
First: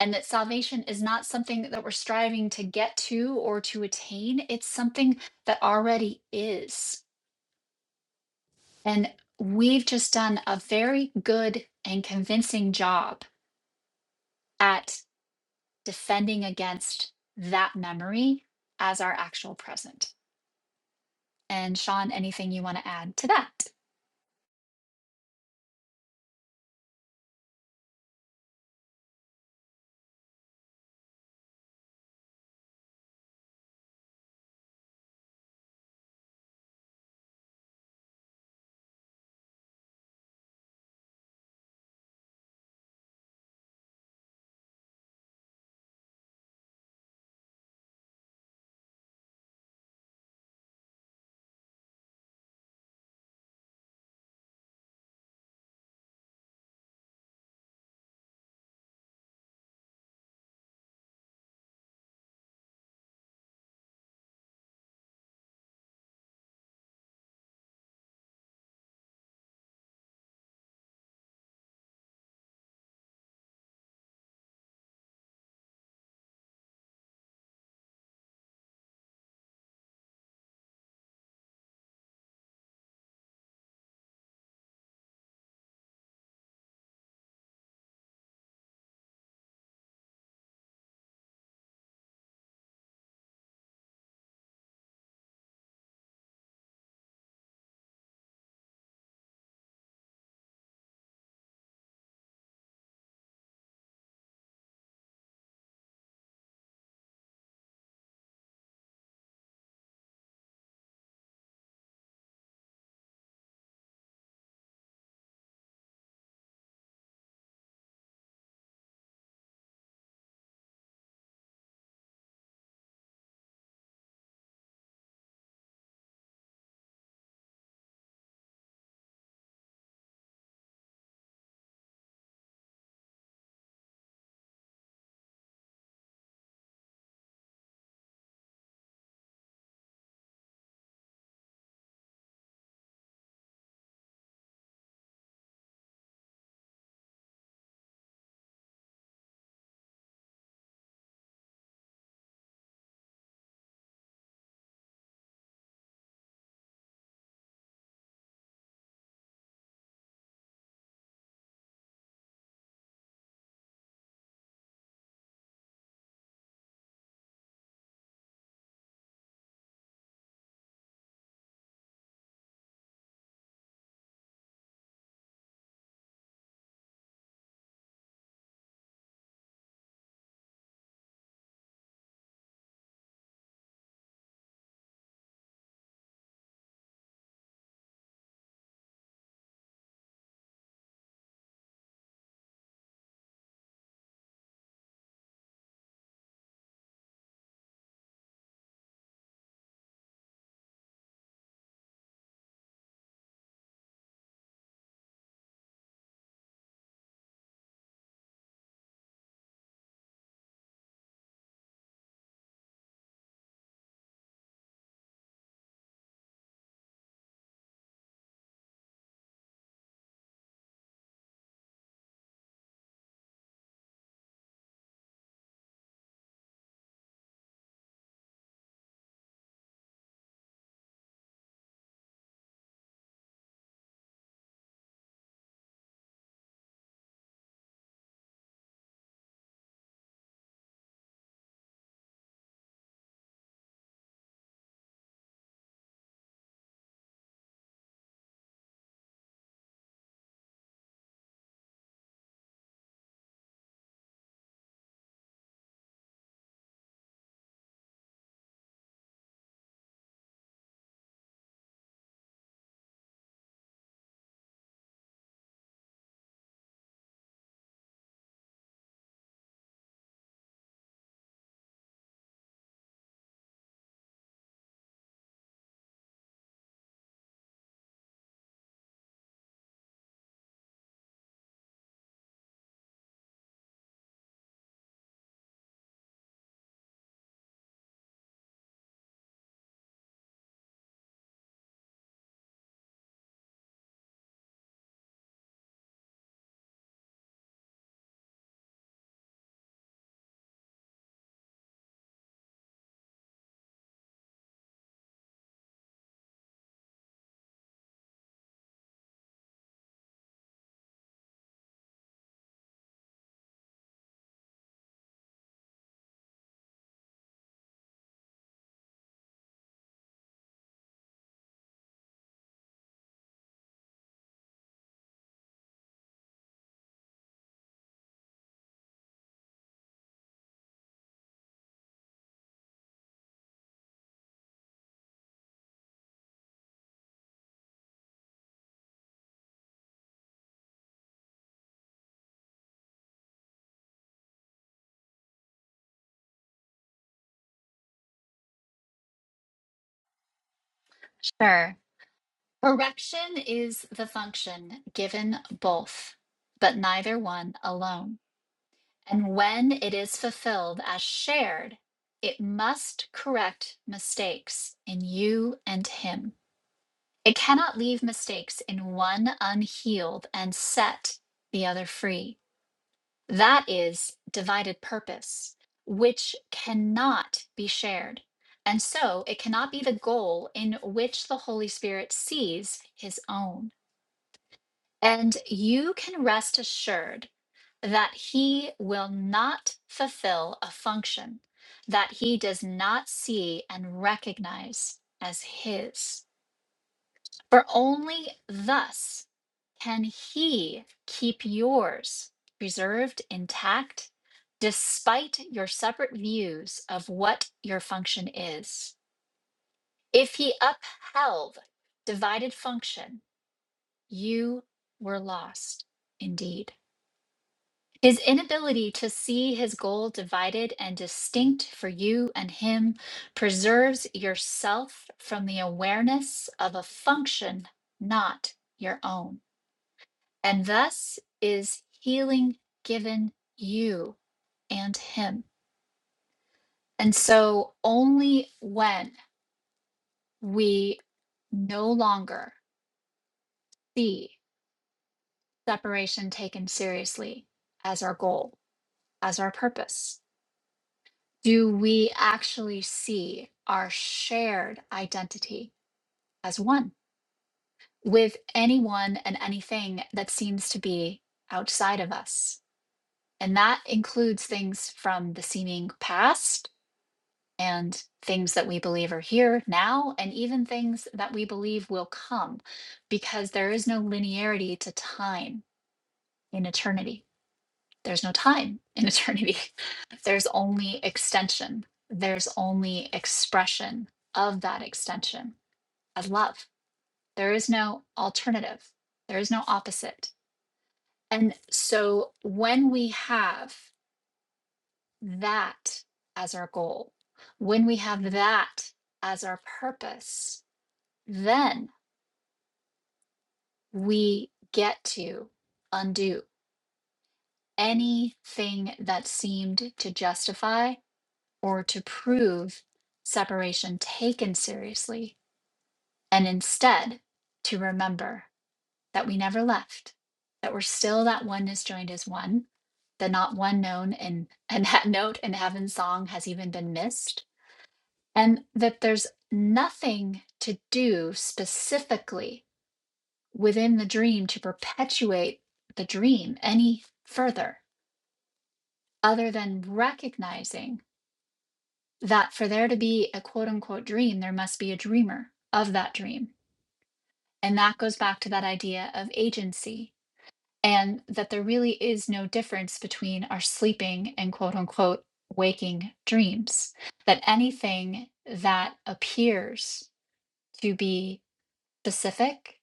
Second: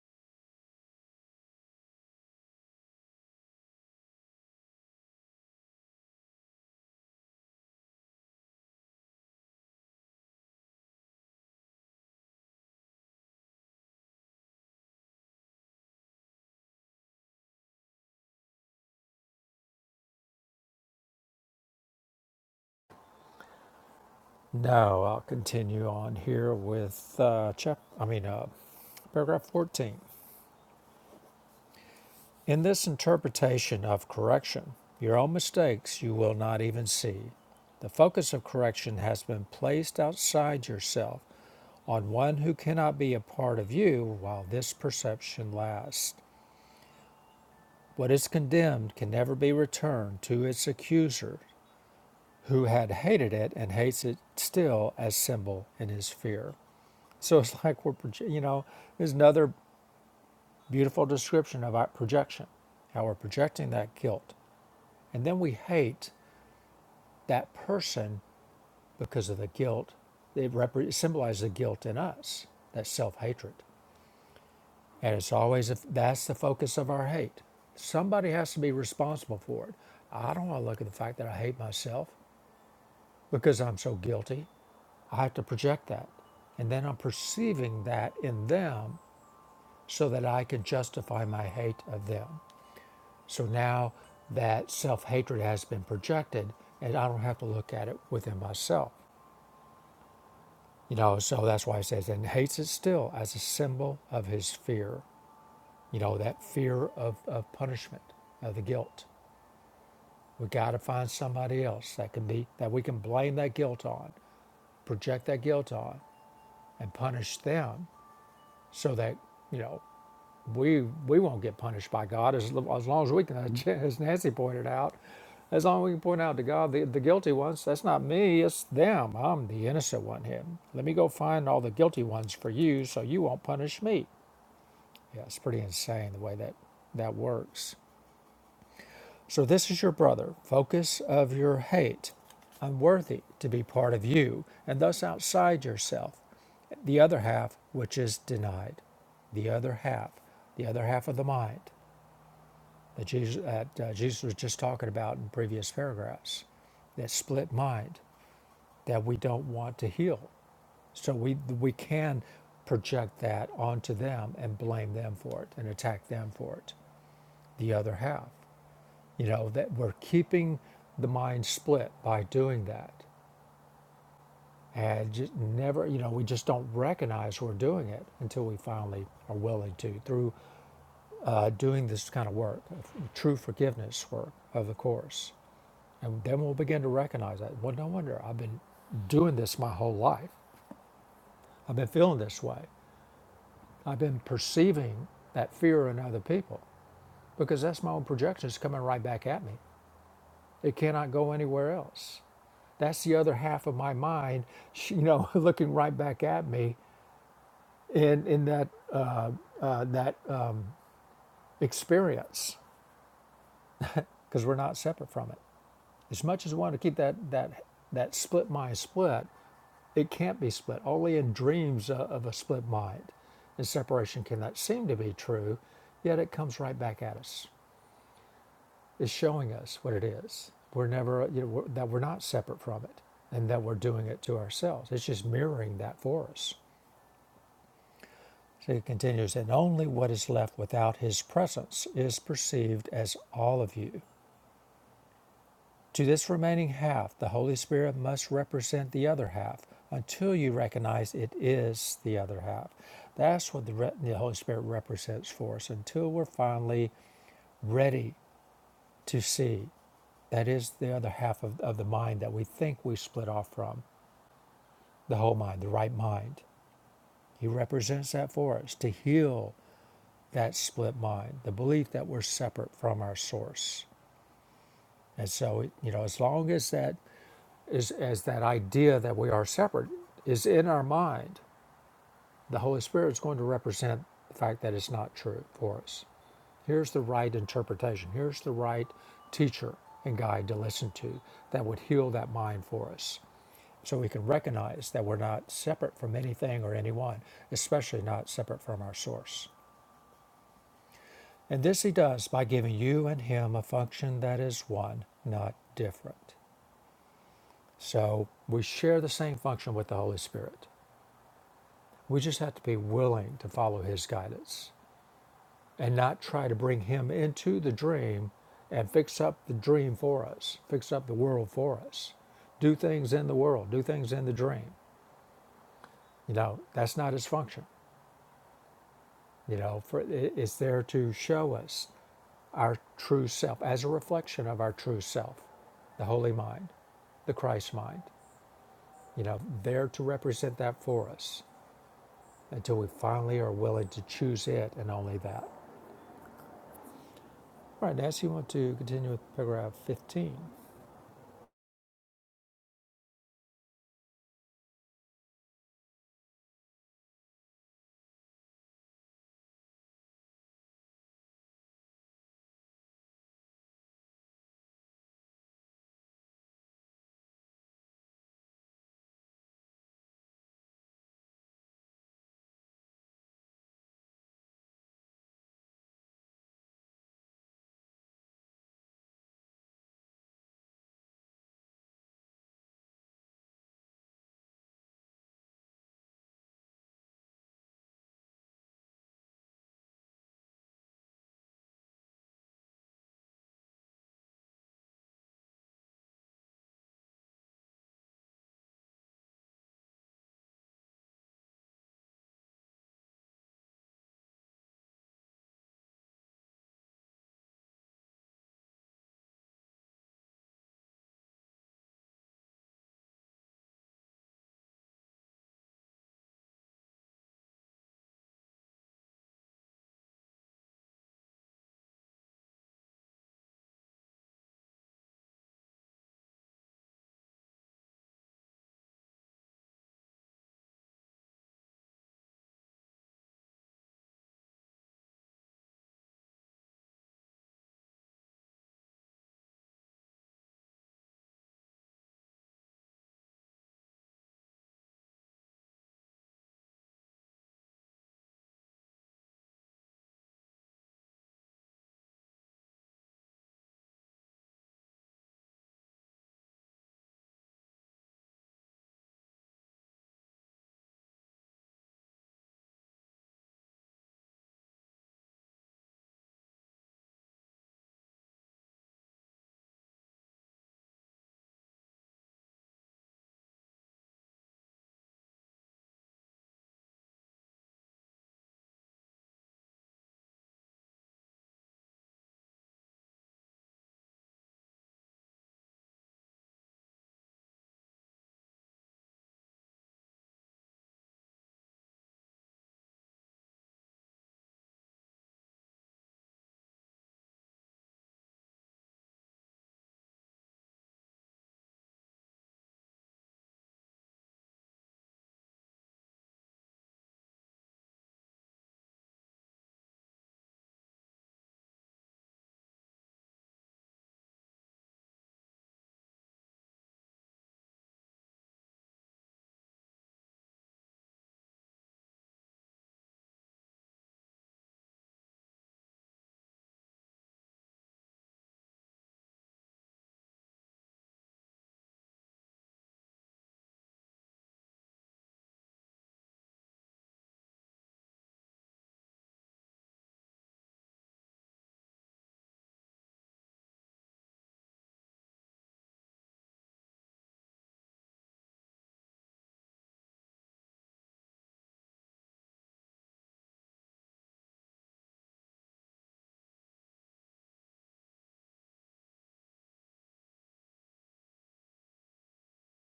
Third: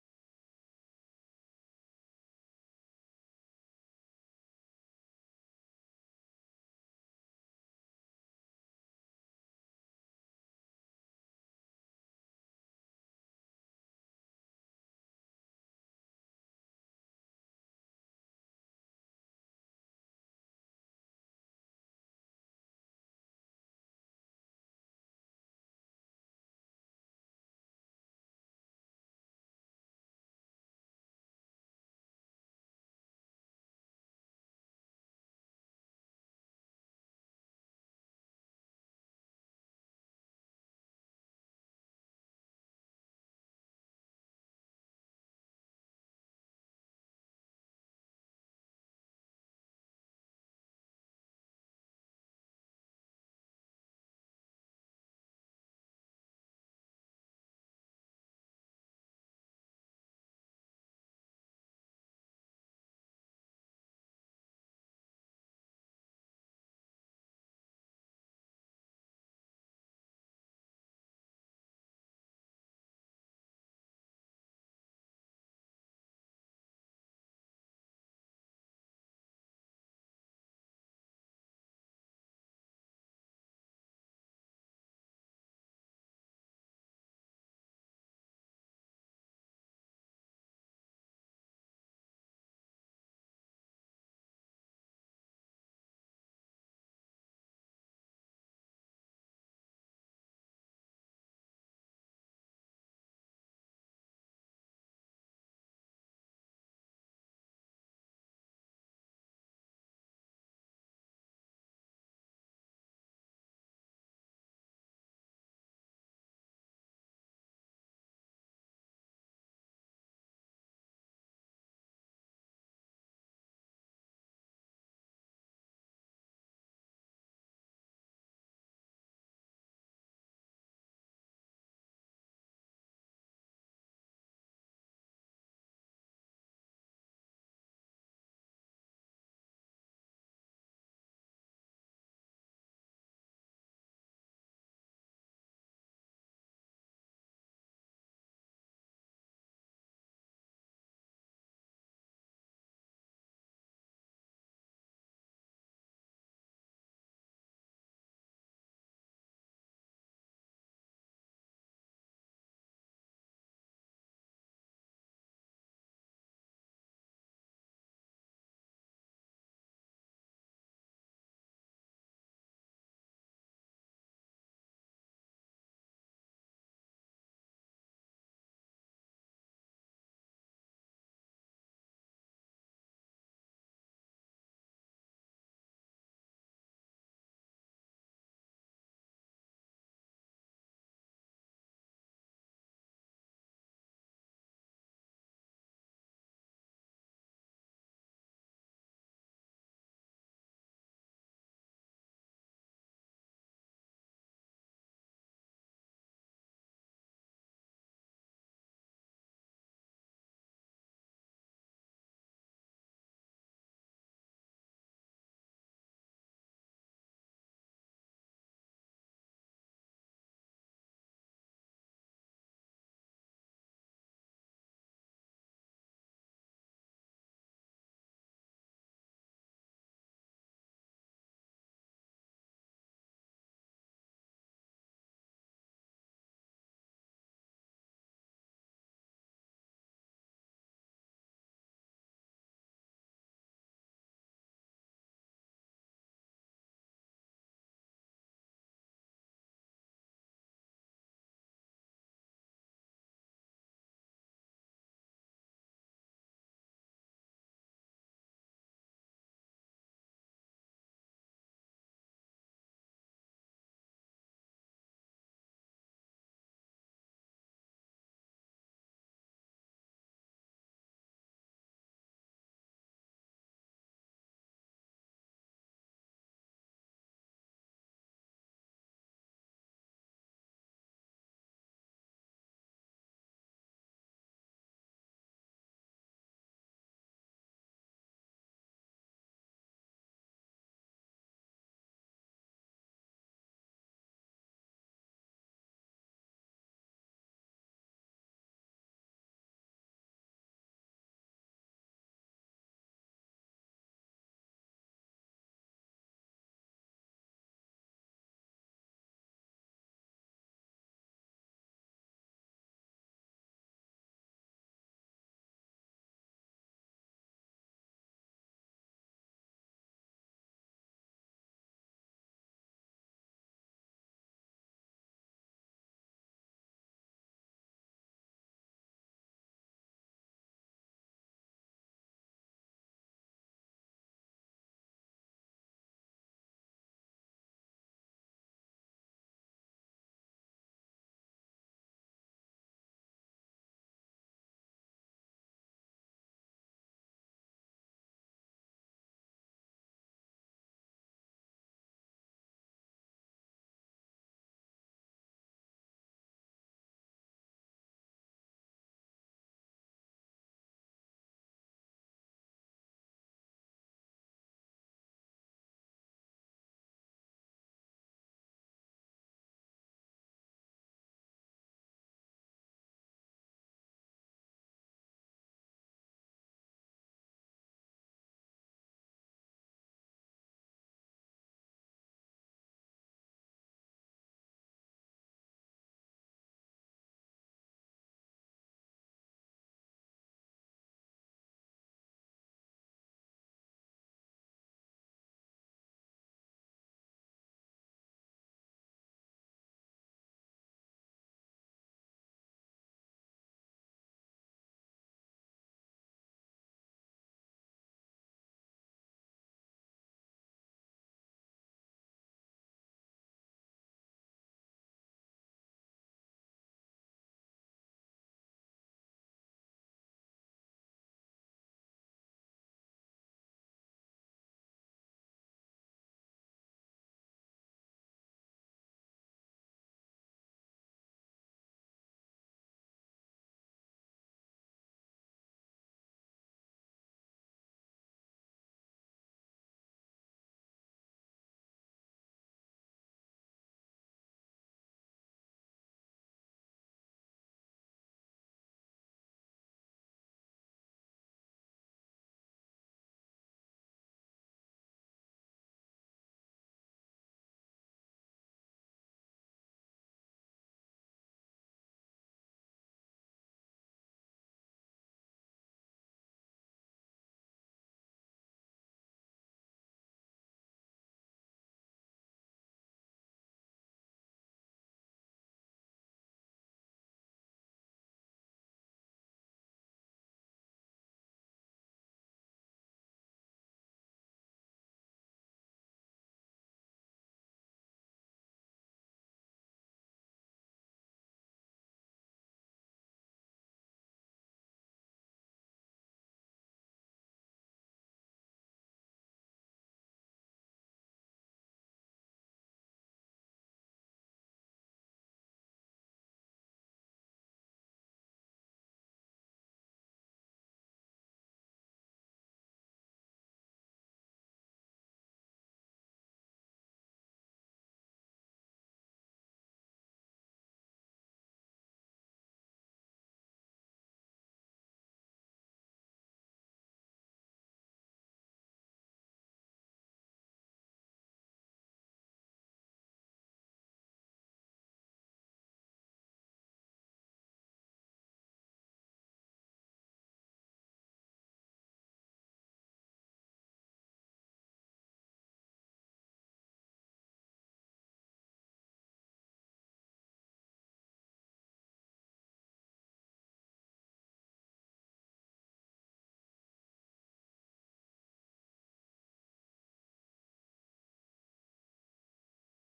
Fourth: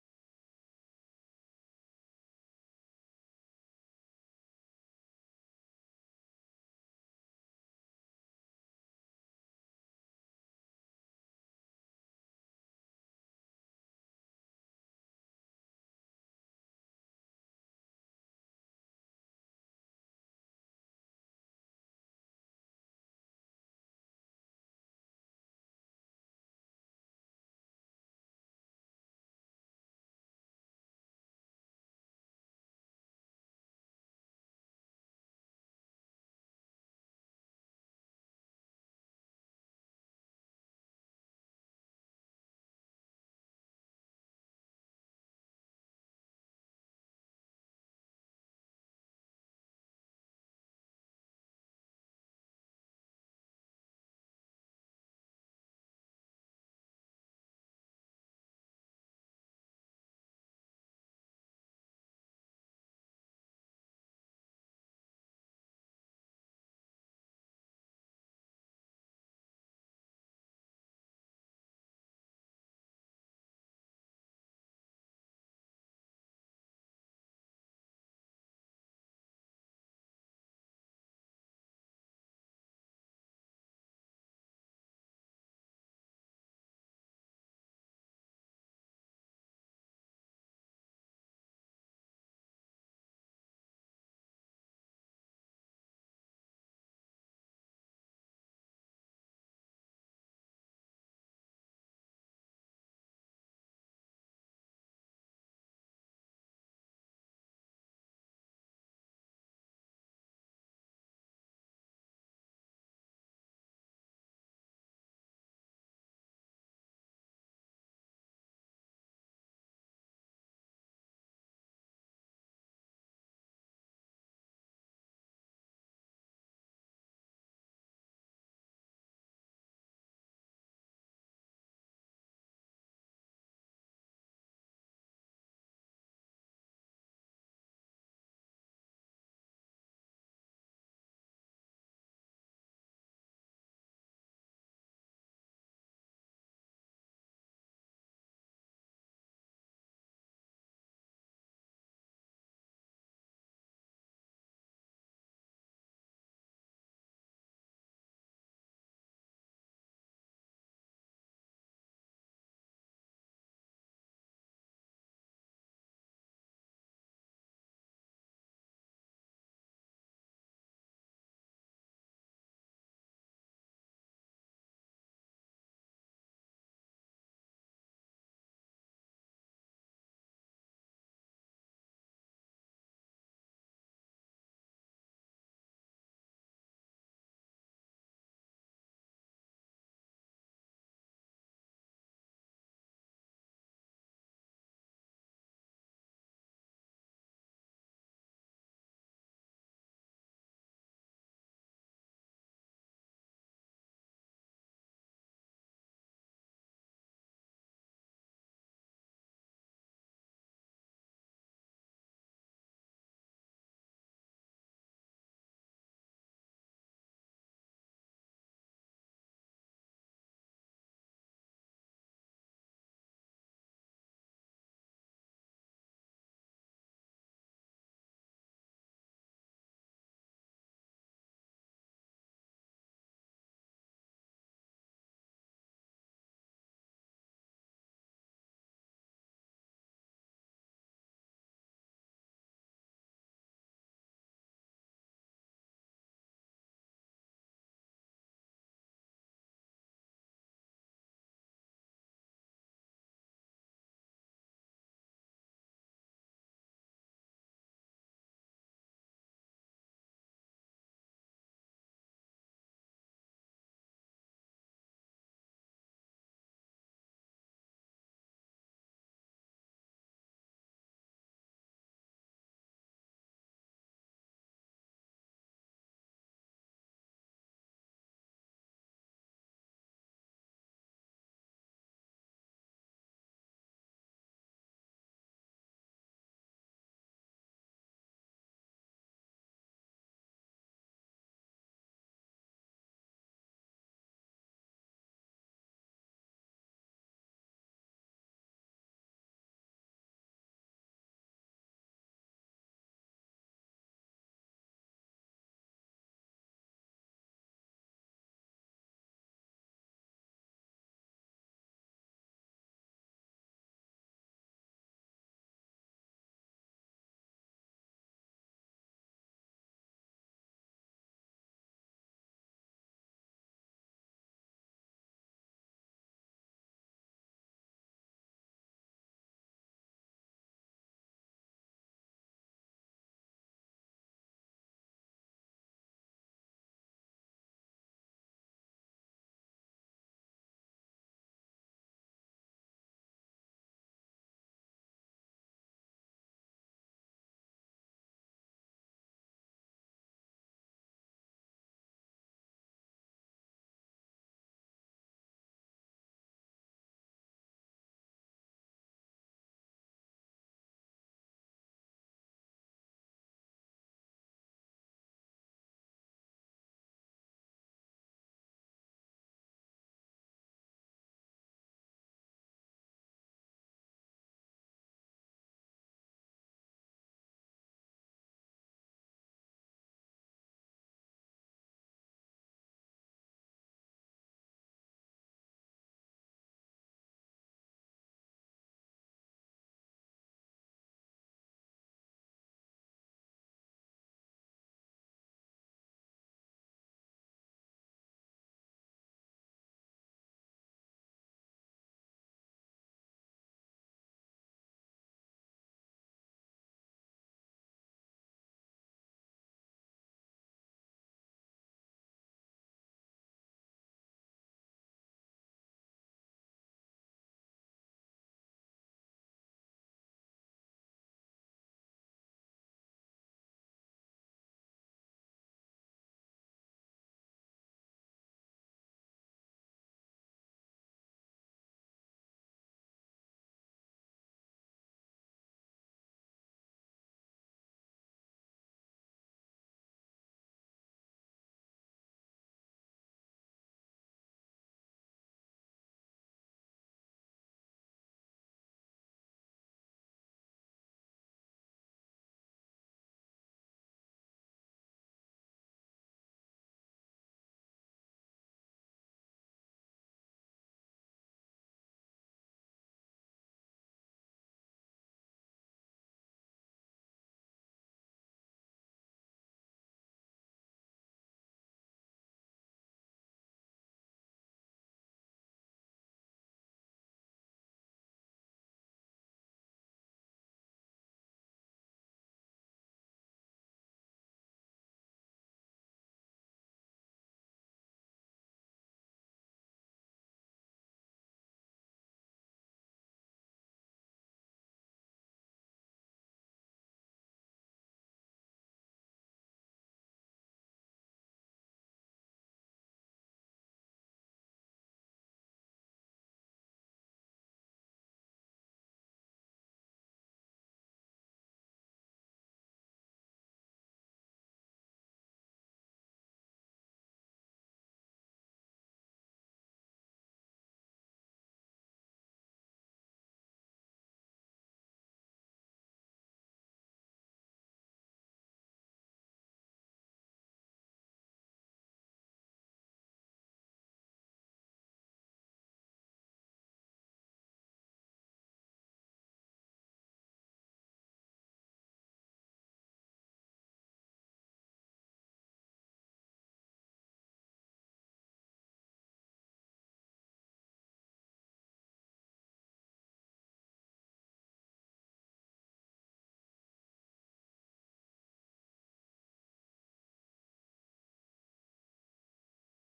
[SPEAKER 1] and that salvation is not something that we're striving to get to or to attain. It's something that already is. And we've just done a very good and convincing job at defending against that memory as our actual present. And Sean, anything you want to add to that?
[SPEAKER 2] No, I'll continue on here with uh, chap. I mean, uh, paragraph 14. In this interpretation of correction, your own mistakes you will not even see. The focus of correction has been placed outside yourself on one who cannot be a part of you while this perception lasts. What is condemned can never be returned to its accuser, who had hated it and hates it still as symbol in his fear. So it's like we're, you know, there's another beautiful description of our projection, how we're projecting that guilt. And then we hate that person because of the guilt. It, repre- it symbolizes the guilt in us, that self hatred. And it's always, if that's the focus of our hate. Somebody has to be responsible for it. I don't want to look at the fact that I hate myself because I'm so guilty. I have to project that. And then I'm perceiving that in them so that I can justify my hate of them. So now that self hatred has been projected, and I don't have to look at it within myself. You know, so that's why it says, and hates it still as a symbol of his fear. You know, that fear of, of punishment, of the guilt. We got to find somebody else that can be, that we can blame that guilt on, project that guilt on, and punish them so that, you know, we we won't get punished by God as, as long as we can, as Nancy pointed out, as long as we can point out to God the, the guilty ones. That's not me, it's them. I'm the innocent one here. Let me go find all the guilty ones for you so you won't punish me. Yeah, it's pretty insane the way that that works. So this is your brother, focus of your hate, unworthy to be part of you and thus outside yourself. The other half, which is denied. The other half, the other half of the mind that Jesus, that, uh, Jesus was just talking about in previous paragraphs, that split mind that we don't want to heal. So we we can project that onto them and blame them for it and attack them for it. The other half, you know, that we're keeping the mind split by doing that, and just never, you know, we just don't recognize we're doing it until we finally are willing to through uh, doing this kind of work, true forgiveness work of the course. And then we'll begin to recognize that. Well, no wonder I've been doing this my whole life. I've been feeling this way. I've been perceiving that fear in other people because that's my own projections coming right back at me. It cannot go anywhere else. That's the other half of my mind, sh- you know, looking right back at me in, in that, uh, that uh, experience because we're not separate from it. As much as we want to keep that, that, that split mind split, It can't be split. Only in dreams uh, of a split mind and separation can that seem to be true, yet it comes right back at us. It's showing us what it is. We're never, uh, you know, we're, that we're not separate from it and that we're doing it to ourselves. It's just mirroring that for us. So it continues, and only what is left without his presence is perceived as all of you. To this remaining half the Holy Spirit must represent the other half until you recognize it is the other half. That's what the, re- the Holy Spirit represents for us until we're finally ready to see. That is the other half of, of the mind that we think we split off from, the whole mind, the right mind. He represents that for us to heal that split mind, the belief that we're separate from our source. And so, you know, as long as that is as that idea that we are separate is in our mind, the Holy Spirit is going to represent the fact that it's not true for us. Here's the right interpretation. Here's the right teacher and guide to listen to that would heal that mind for us. So we can recognize that we're not separate from anything or anyone, especially not separate from our source. And this he does by giving you and him a function that is one, not different. So we share the same function with the Holy Spirit. We just have to be willing to follow his guidance and not try to bring him into the dream and fix up the dream for us, fix up the world for us, do things in the world, do things in the dream. You know, that's not his function. You know, for, it's there to show us our true self as a reflection of our true self, the holy mind, the Christ mind, you know, there to represent that for us until we finally are willing to choose it and only that. All right, Nancy, you want to continue with paragraph 15?
[SPEAKER 1] Sure. Correction is the function given both, but neither one alone. And when it is fulfilled as shared, it must correct mistakes in you and him. It cannot leave mistakes in one unhealed and set the other free. That is divided purpose, which cannot be shared. And so it cannot be the goal in which the Holy Spirit sees his own. And you can rest assured that he will not fulfill a function that he does not see and recognize as his. For only thus can he keep yours preserved intact despite your separate views of what your function is. If he upheld divided function, you were lost indeed. His inability to see his goal divided and distinct for you and him preserves yourself from the awareness of a function not your own, and thus is healing given you and him. And so, only when we no longer see separation taken seriously as our goal, as our purpose, do we actually see our shared identity as one with anyone and anything that seems to be outside of us? And that includes things from the seeming past and things that we believe are here now, and even things that we believe will come, because there is no linearity to time in eternity. There's no time in eternity. There's only extension. There's only expression of that extension of love. There is no alternative. There is no opposite. And so when we have that as our goal, when we have that as our purpose, then we get to undo anything that seemed to justify or to prove separation taken seriously, and instead to remember that we never left, that we're still that oneness joined as one, that not one known in and that note in heaven's song has even been missed, and that there's nothing to do specifically within the dream to perpetuate the dream any further other than recognizing that for there to be a quote unquote dream, there must be a dreamer of that dream. And that goes back to that idea of agency and that there really is no difference between our sleeping and quote unquote waking dreams. That anything that appears to be specific,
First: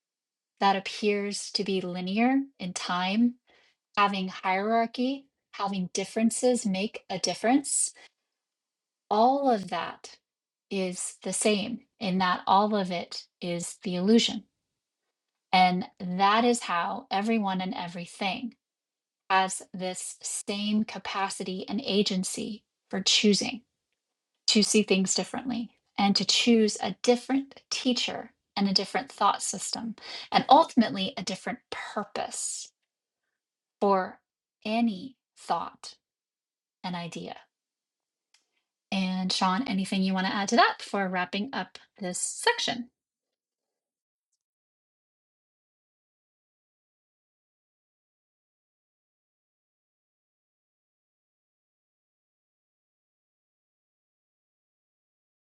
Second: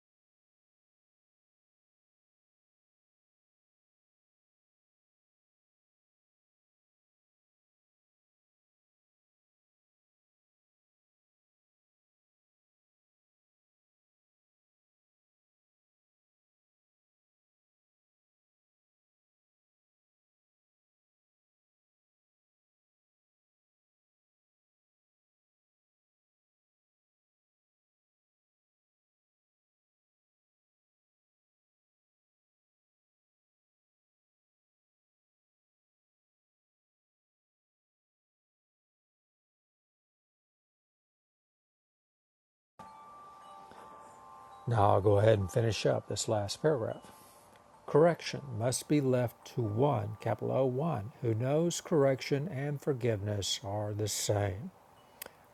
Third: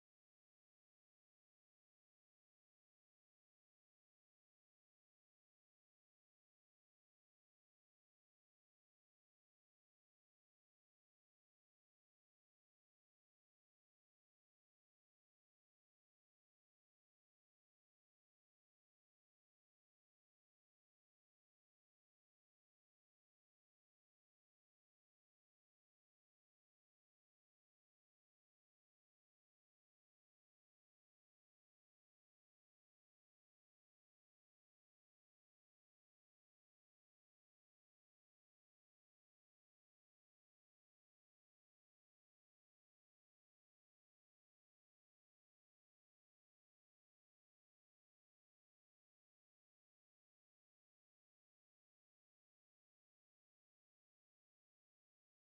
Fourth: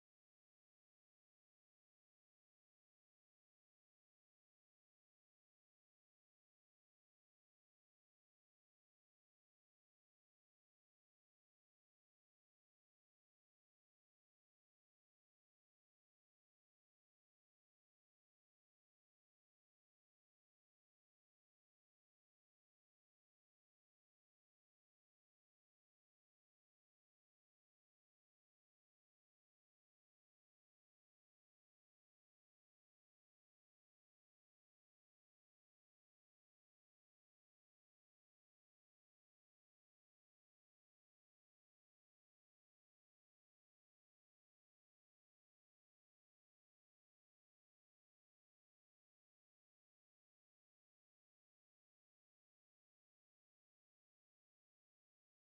[SPEAKER 1] that appears to be linear in time, having hierarchy, having differences make a difference all of that is the same in that all of it is the illusion. And that is how everyone and everything has this same capacity and agency for choosing to see things differently and to choose a different teacher and a different thought system and ultimately a different purpose for any thought and idea. And Sean, anything you want to add to that before wrapping up this section?
[SPEAKER 2] Now I'll go ahead and finish up this last paragraph. Correction must be left to one, capital O, one, who knows correction and forgiveness are the same.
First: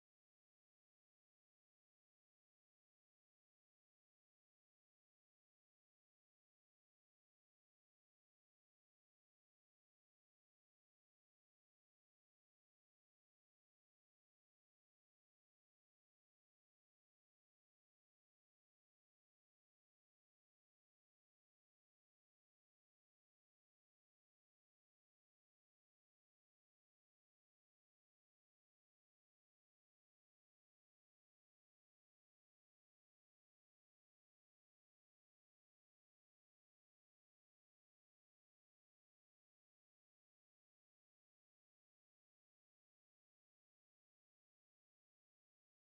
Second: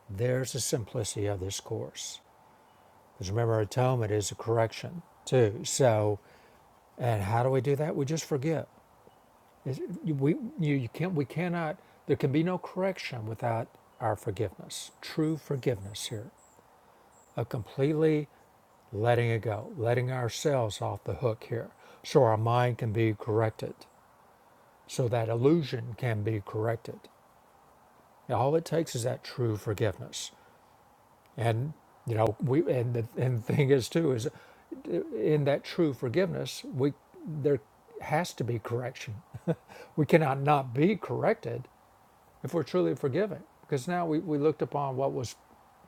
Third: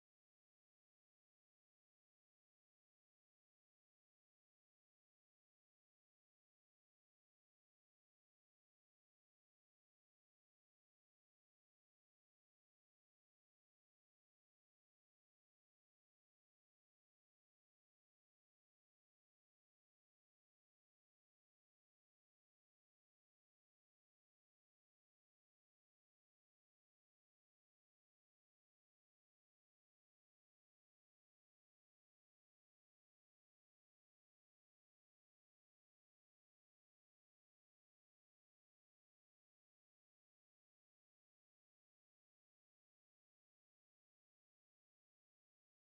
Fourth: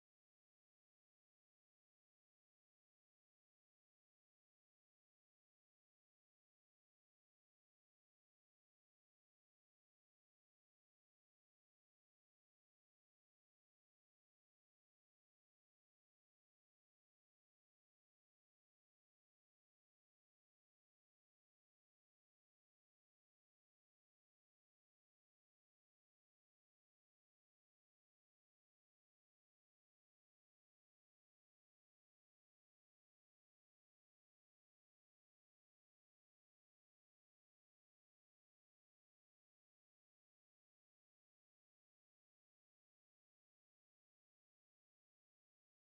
[SPEAKER 2] There's the simplicity of this course. Because remember, atonement is a correction too. So, and how do we do that? We just forgive. We, you, you can't, we cannot, there can be no correction without our forgiveness, true forgiveness here, a completely letting it go, letting ourselves off the hook here so our mind can be corrected, so that illusion can be corrected. And all it takes is that true forgiveness. And you know, we and the and the thing is too is in that true forgiveness, we there has to be correction. we cannot not be corrected if we're truly forgiven. Because now we, we looked upon what was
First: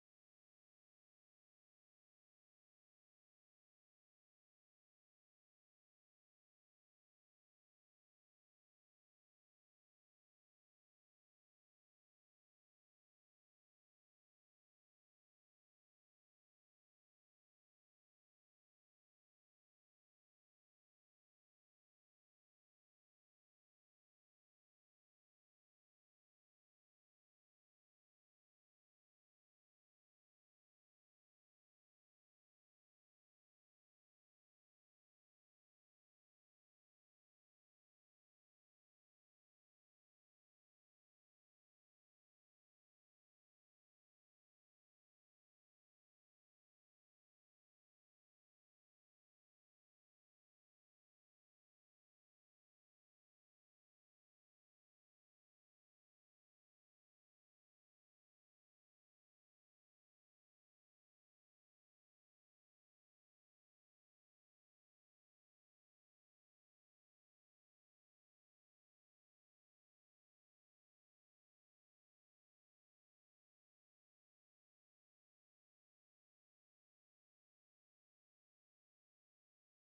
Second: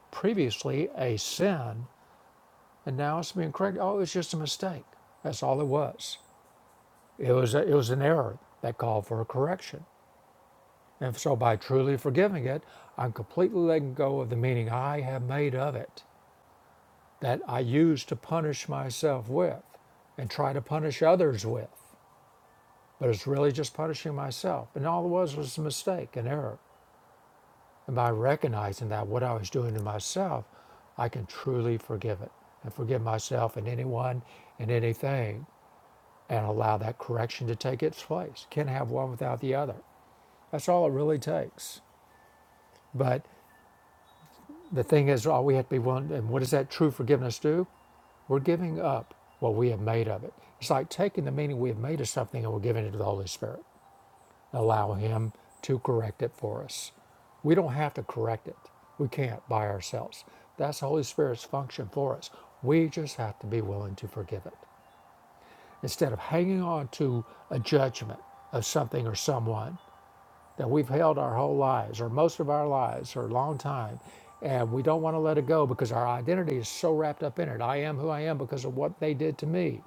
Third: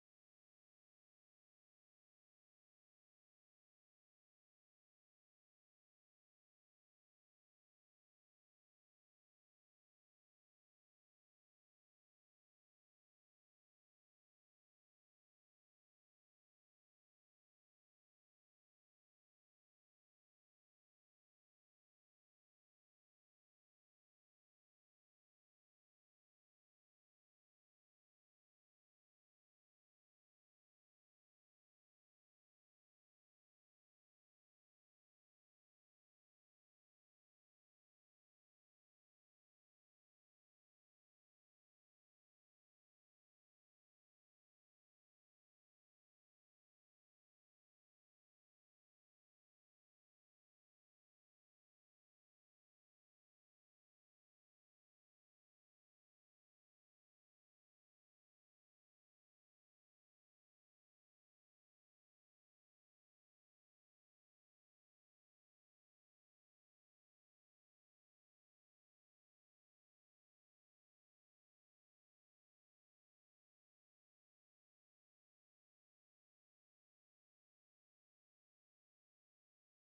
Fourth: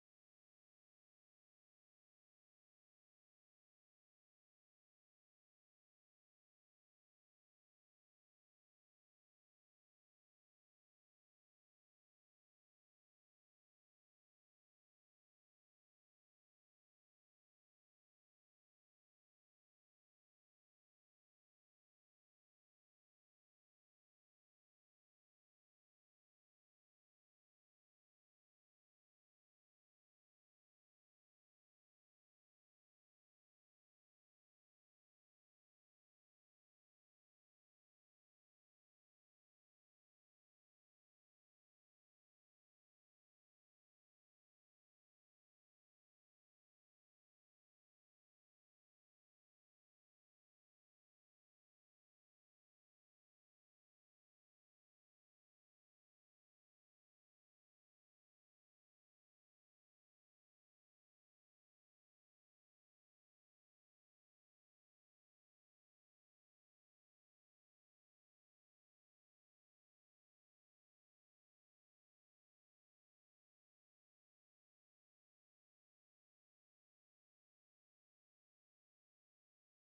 [SPEAKER 2] previously a sin, and now it's being corrected. Oh, it's just a mistake. That's all it was. It was, a, it was an error that called for a correction. And so by truly forgiving it, I'm completely letting go of the meaning I have made of it that I use to punish myself with and try to punish others with. But it's really just punishing myself. And all it was was a mistake, an error. And by recognizing that what I was doing to myself, I can truly forgive it and forgive myself and anyone and anything and allow that correction to take its place. Can't have one without the other. That's all it really takes. But the thing is, all we have to be willing, and what does that true forgiveness do? We're giving up what we have made of it. It's like taking the meaning we have made of something and we're giving it to the Holy Spirit, allow Him to correct it for us. We don't have to correct it. We can't by ourselves. That's the Holy Spirit's function for us. We just have to be willing to forgive it. Instead of hanging on to a judgment of something or someone that we've held our whole lives, or most of our lives, or a long time, and we don't want to let it go because our identity is so wrapped up in it. I am who I am because of what they did to me,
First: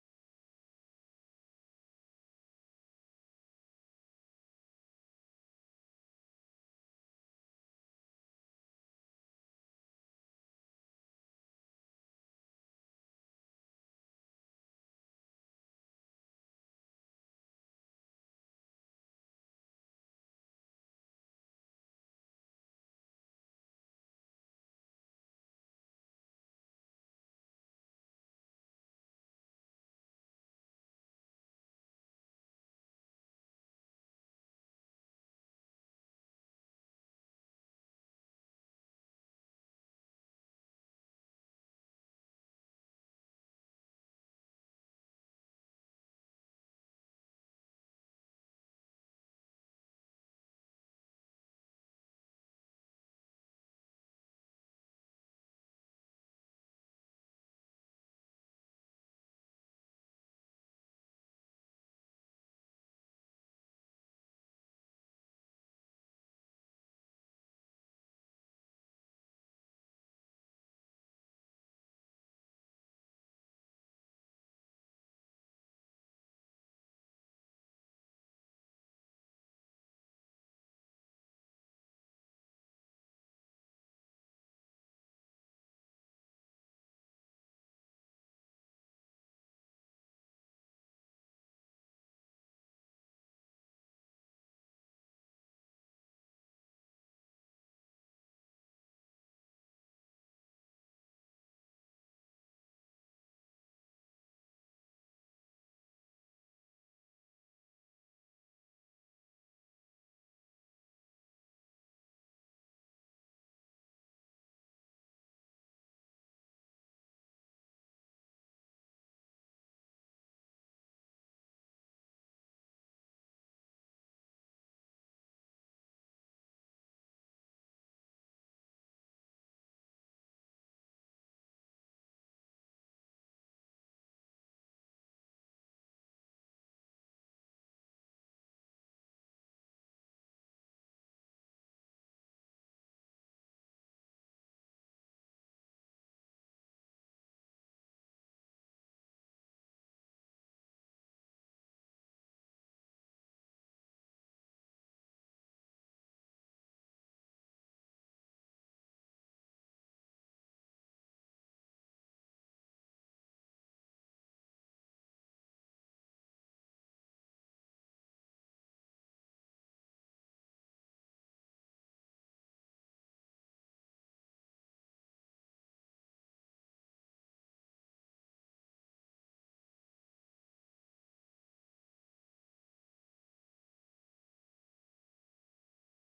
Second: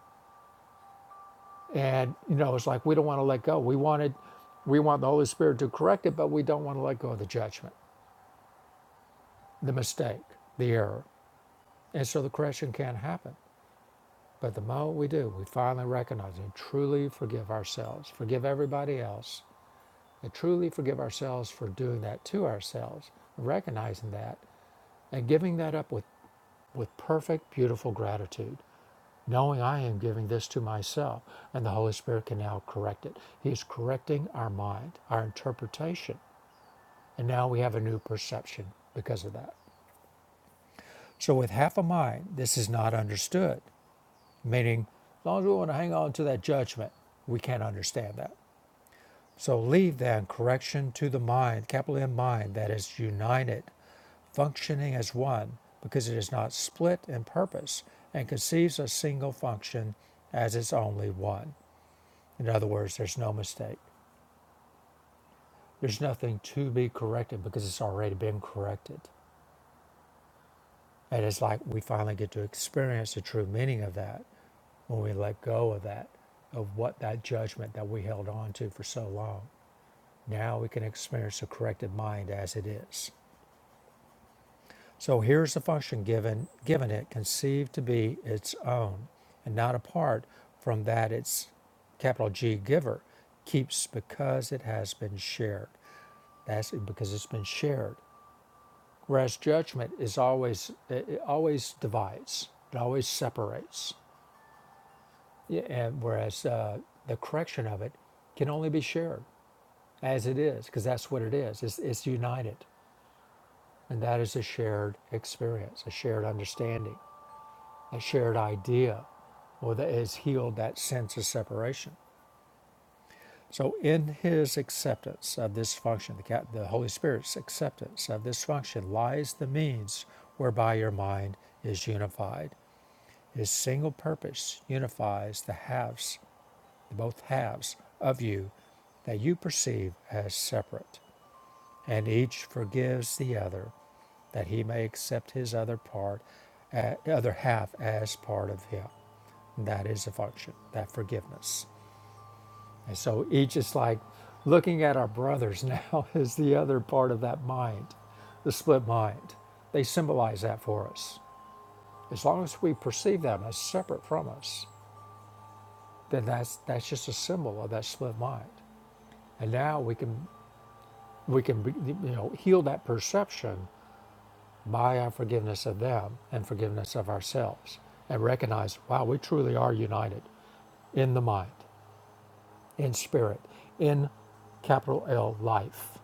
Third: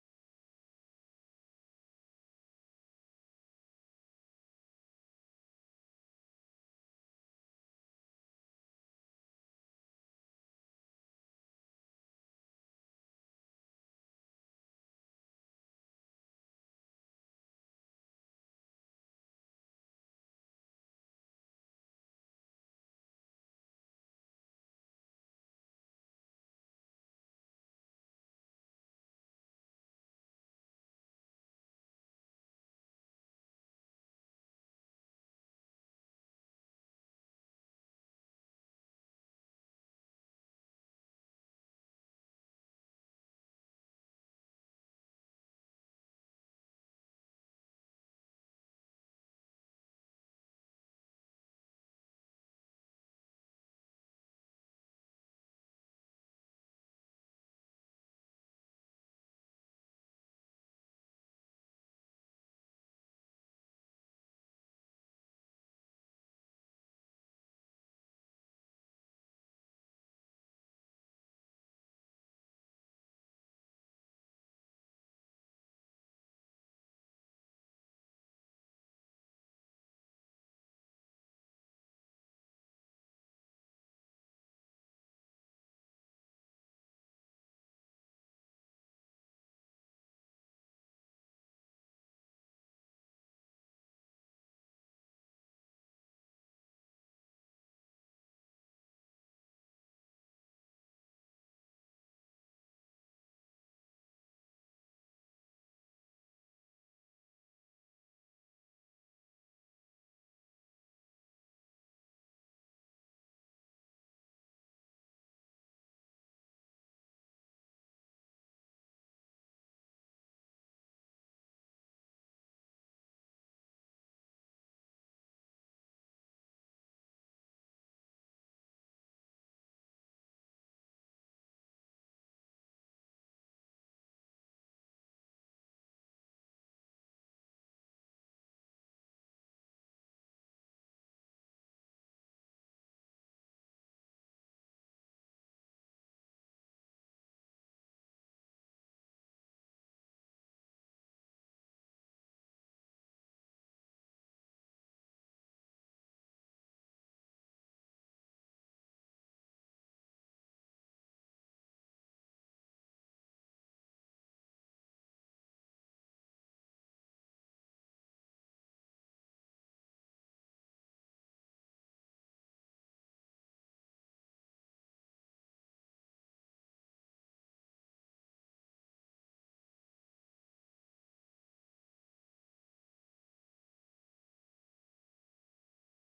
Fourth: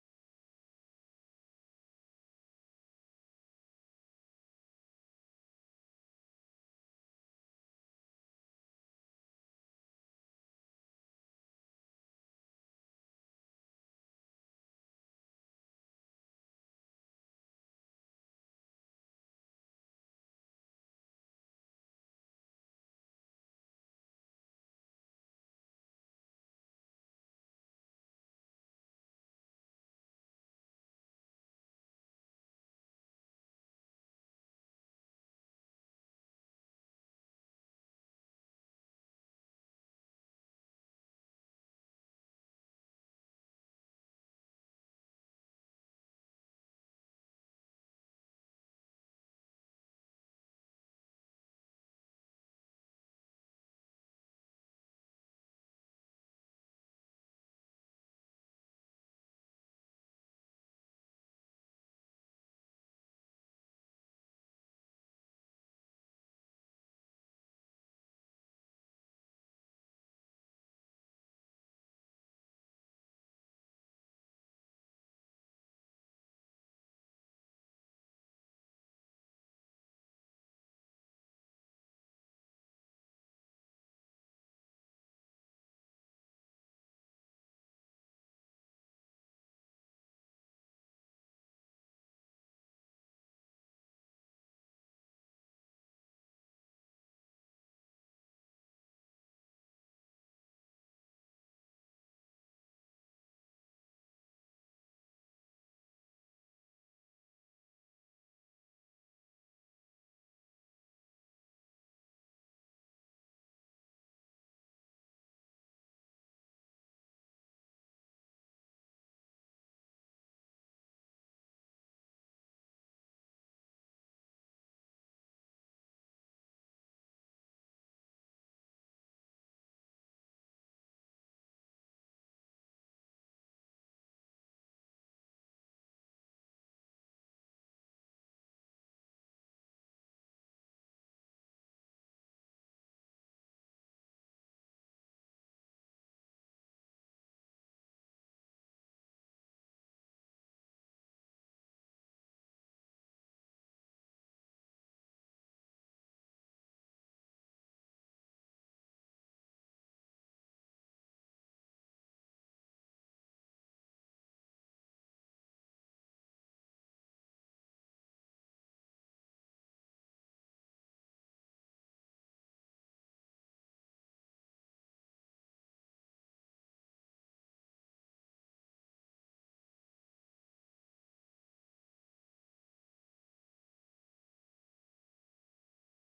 [SPEAKER 2] and you know, it's like we don't want to let go. We wanted, we want the Holy Spirit to correct it, but we don't want to let go of the judgment, the mistake, the error, and so the correction can't happen. But the moment we do, we finally recognize and truly forgive ourselves, forgive everybody else, and truly forgive ourselves for doing that to ourselves, recognizing that and giving that up with, with perfect, beautiful gratitude, knowing I am giving this to myself, and the Holy Spirit can now correct it. He's correcting our mind, our interpretation, and now we have a new perception because of that. So, with half a mind, this is not understood, meaning, as long as we want to hang on to that judgment, we can't understand that. So leave then correction to the mind, capital M mind, that is united, functioning as one, because it is not split in purpose and conceives a single function as its only one. In other words, there's no mistake. There's nothing to be corrected because it's already been corrected. And it's like we finally get to experience the true meaning of that when we let go of that, of what that judgment that we held on to for so long. Now we can experience the corrected mind as it is. So here's the function given, given it, conceived to be its own, and not apart from that its capital G giver keeps because it has been shared. That's because it's been shared. Whereas judgment is always it it always divides, it always separates. Yeah, and whereas uh, the correction of it can only be shared as it is, because that's what it is. It's, it's united, and that is a shared experience, a shared understanding. a shared idea or that has healed that sense of separation. So, in his acceptance of this function, the, the Holy Spirit's acceptance of this function lies the means whereby your mind is unified. His single purpose unifies the halves, both halves of you that you perceive as separate, and each forgives the other that he may accept his other part, uh, other half as part of him. That is a function, that forgiveness. And so each is like looking at our brothers now is the other part of that mind, the split mind. They symbolize that for us. As long as we perceive them as separate from us, then that's that's just a symbol of that split mind. And now we can we can you know heal that perception by our forgiveness of them and forgiveness of ourselves and recognize wow we truly are united in the mind in spirit, in capital L life,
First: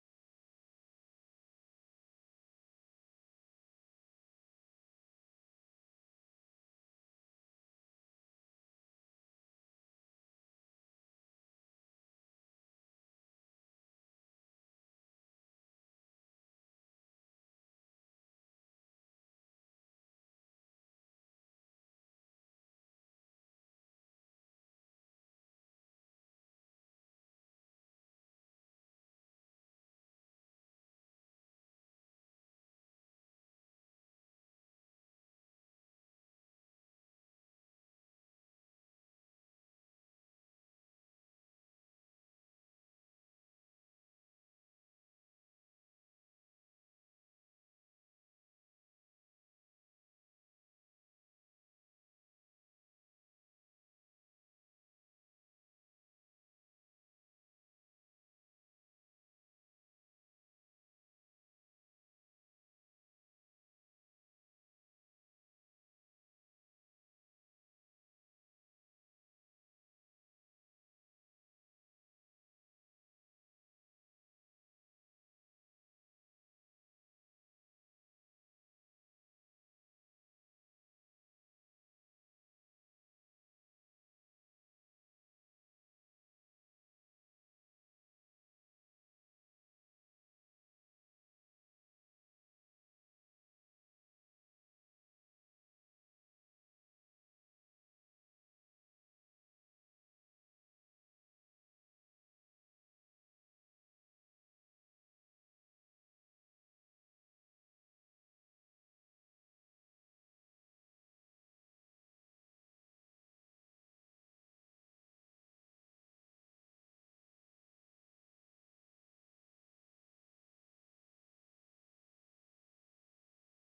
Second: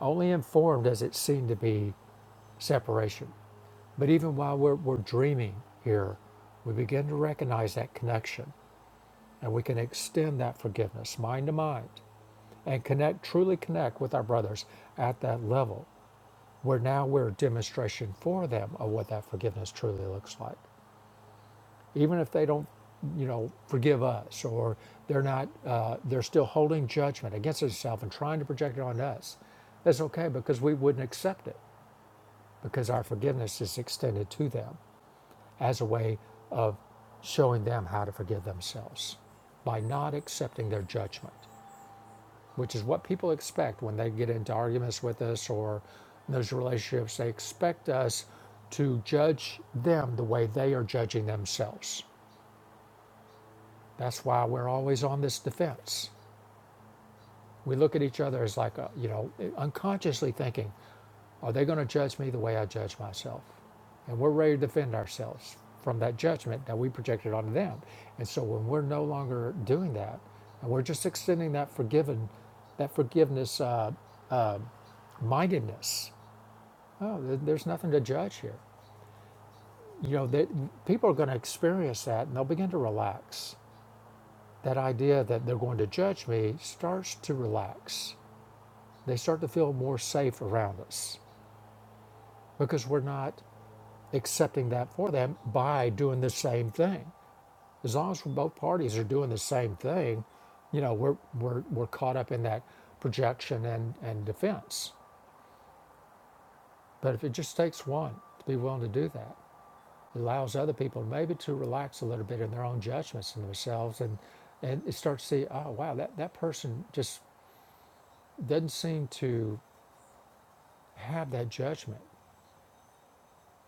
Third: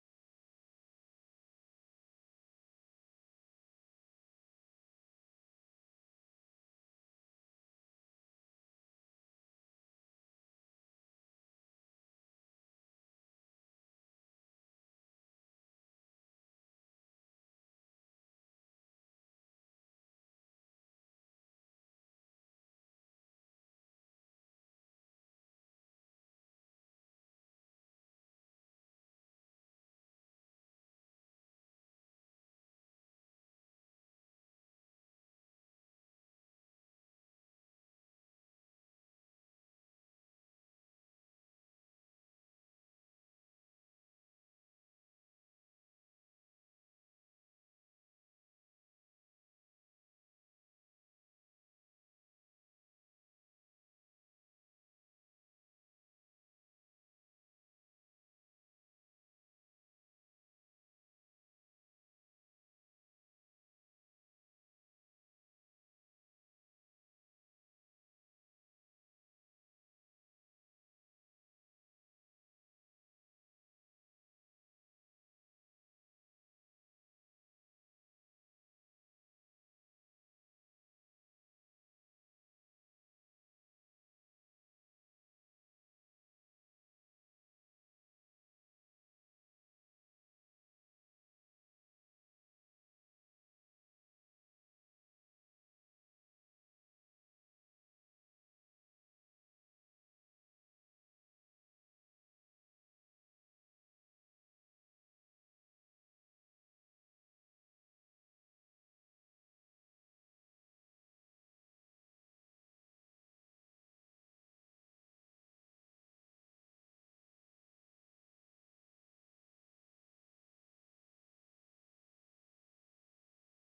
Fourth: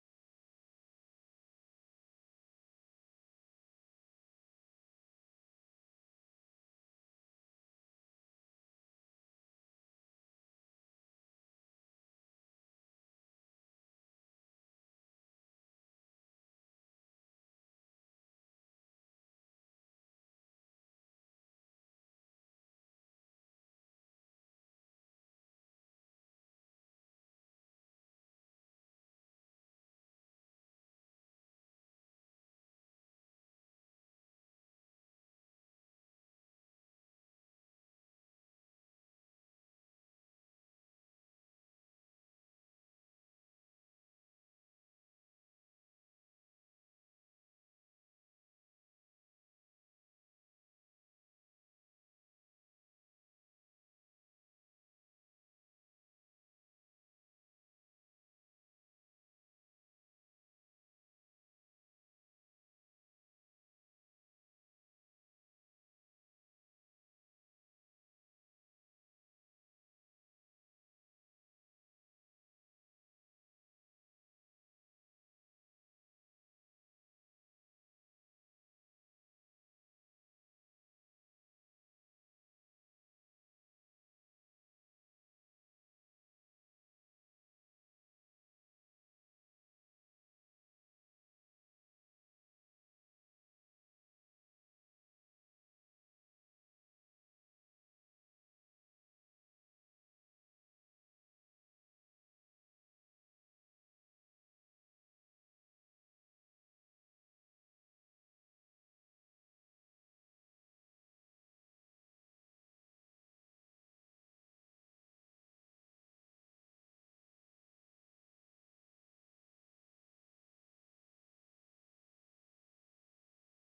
[SPEAKER 2] only informed as it seemed to be separation. But even while we're, we're dreaming here, we begin to recognize that connection and we can extend that forgiveness mind to mind and connect, truly connect with our brothers at that level where now we're a demonstration for them of what that forgiveness truly looks like. even if they don't, you know, forgive us or they're not, uh, they're still holding judgment against themselves and trying to project it on us. That's okay because we wouldn't accept it because our forgiveness is extended to them as a way of showing them how to forgive themselves by not accepting their judgment, which is what people expect when they get into arguments with us or in those relationships. They expect us to judge them the way they are judging themselves. That's why we're always on this defense. We look at each other as like, a, you know, unconsciously thinking, are they going to judge me the way I judge myself? And we're ready to defend ourselves from that judgment that we projected onto them. And so when we're no longer doing that, and we're just extending that forgiven, that forgiveness uh, mindedness, oh, there- there's nothing to judge here. You know, that people are going to experience that and they'll begin to relax. That idea that they're going to judge me starts to relax They start to feel more safe around us because we're not accepting that for them by doing the same thing. As long as both parties are doing the same thing, you know, we're, we're, we're caught up in that projection and, and defense. But if it just takes one to be willing to do that, it allows other people maybe to relax a little bit in their own judgments and themselves and, and it starts to see, oh, wow, that, that person just doesn't seem to have that judgment.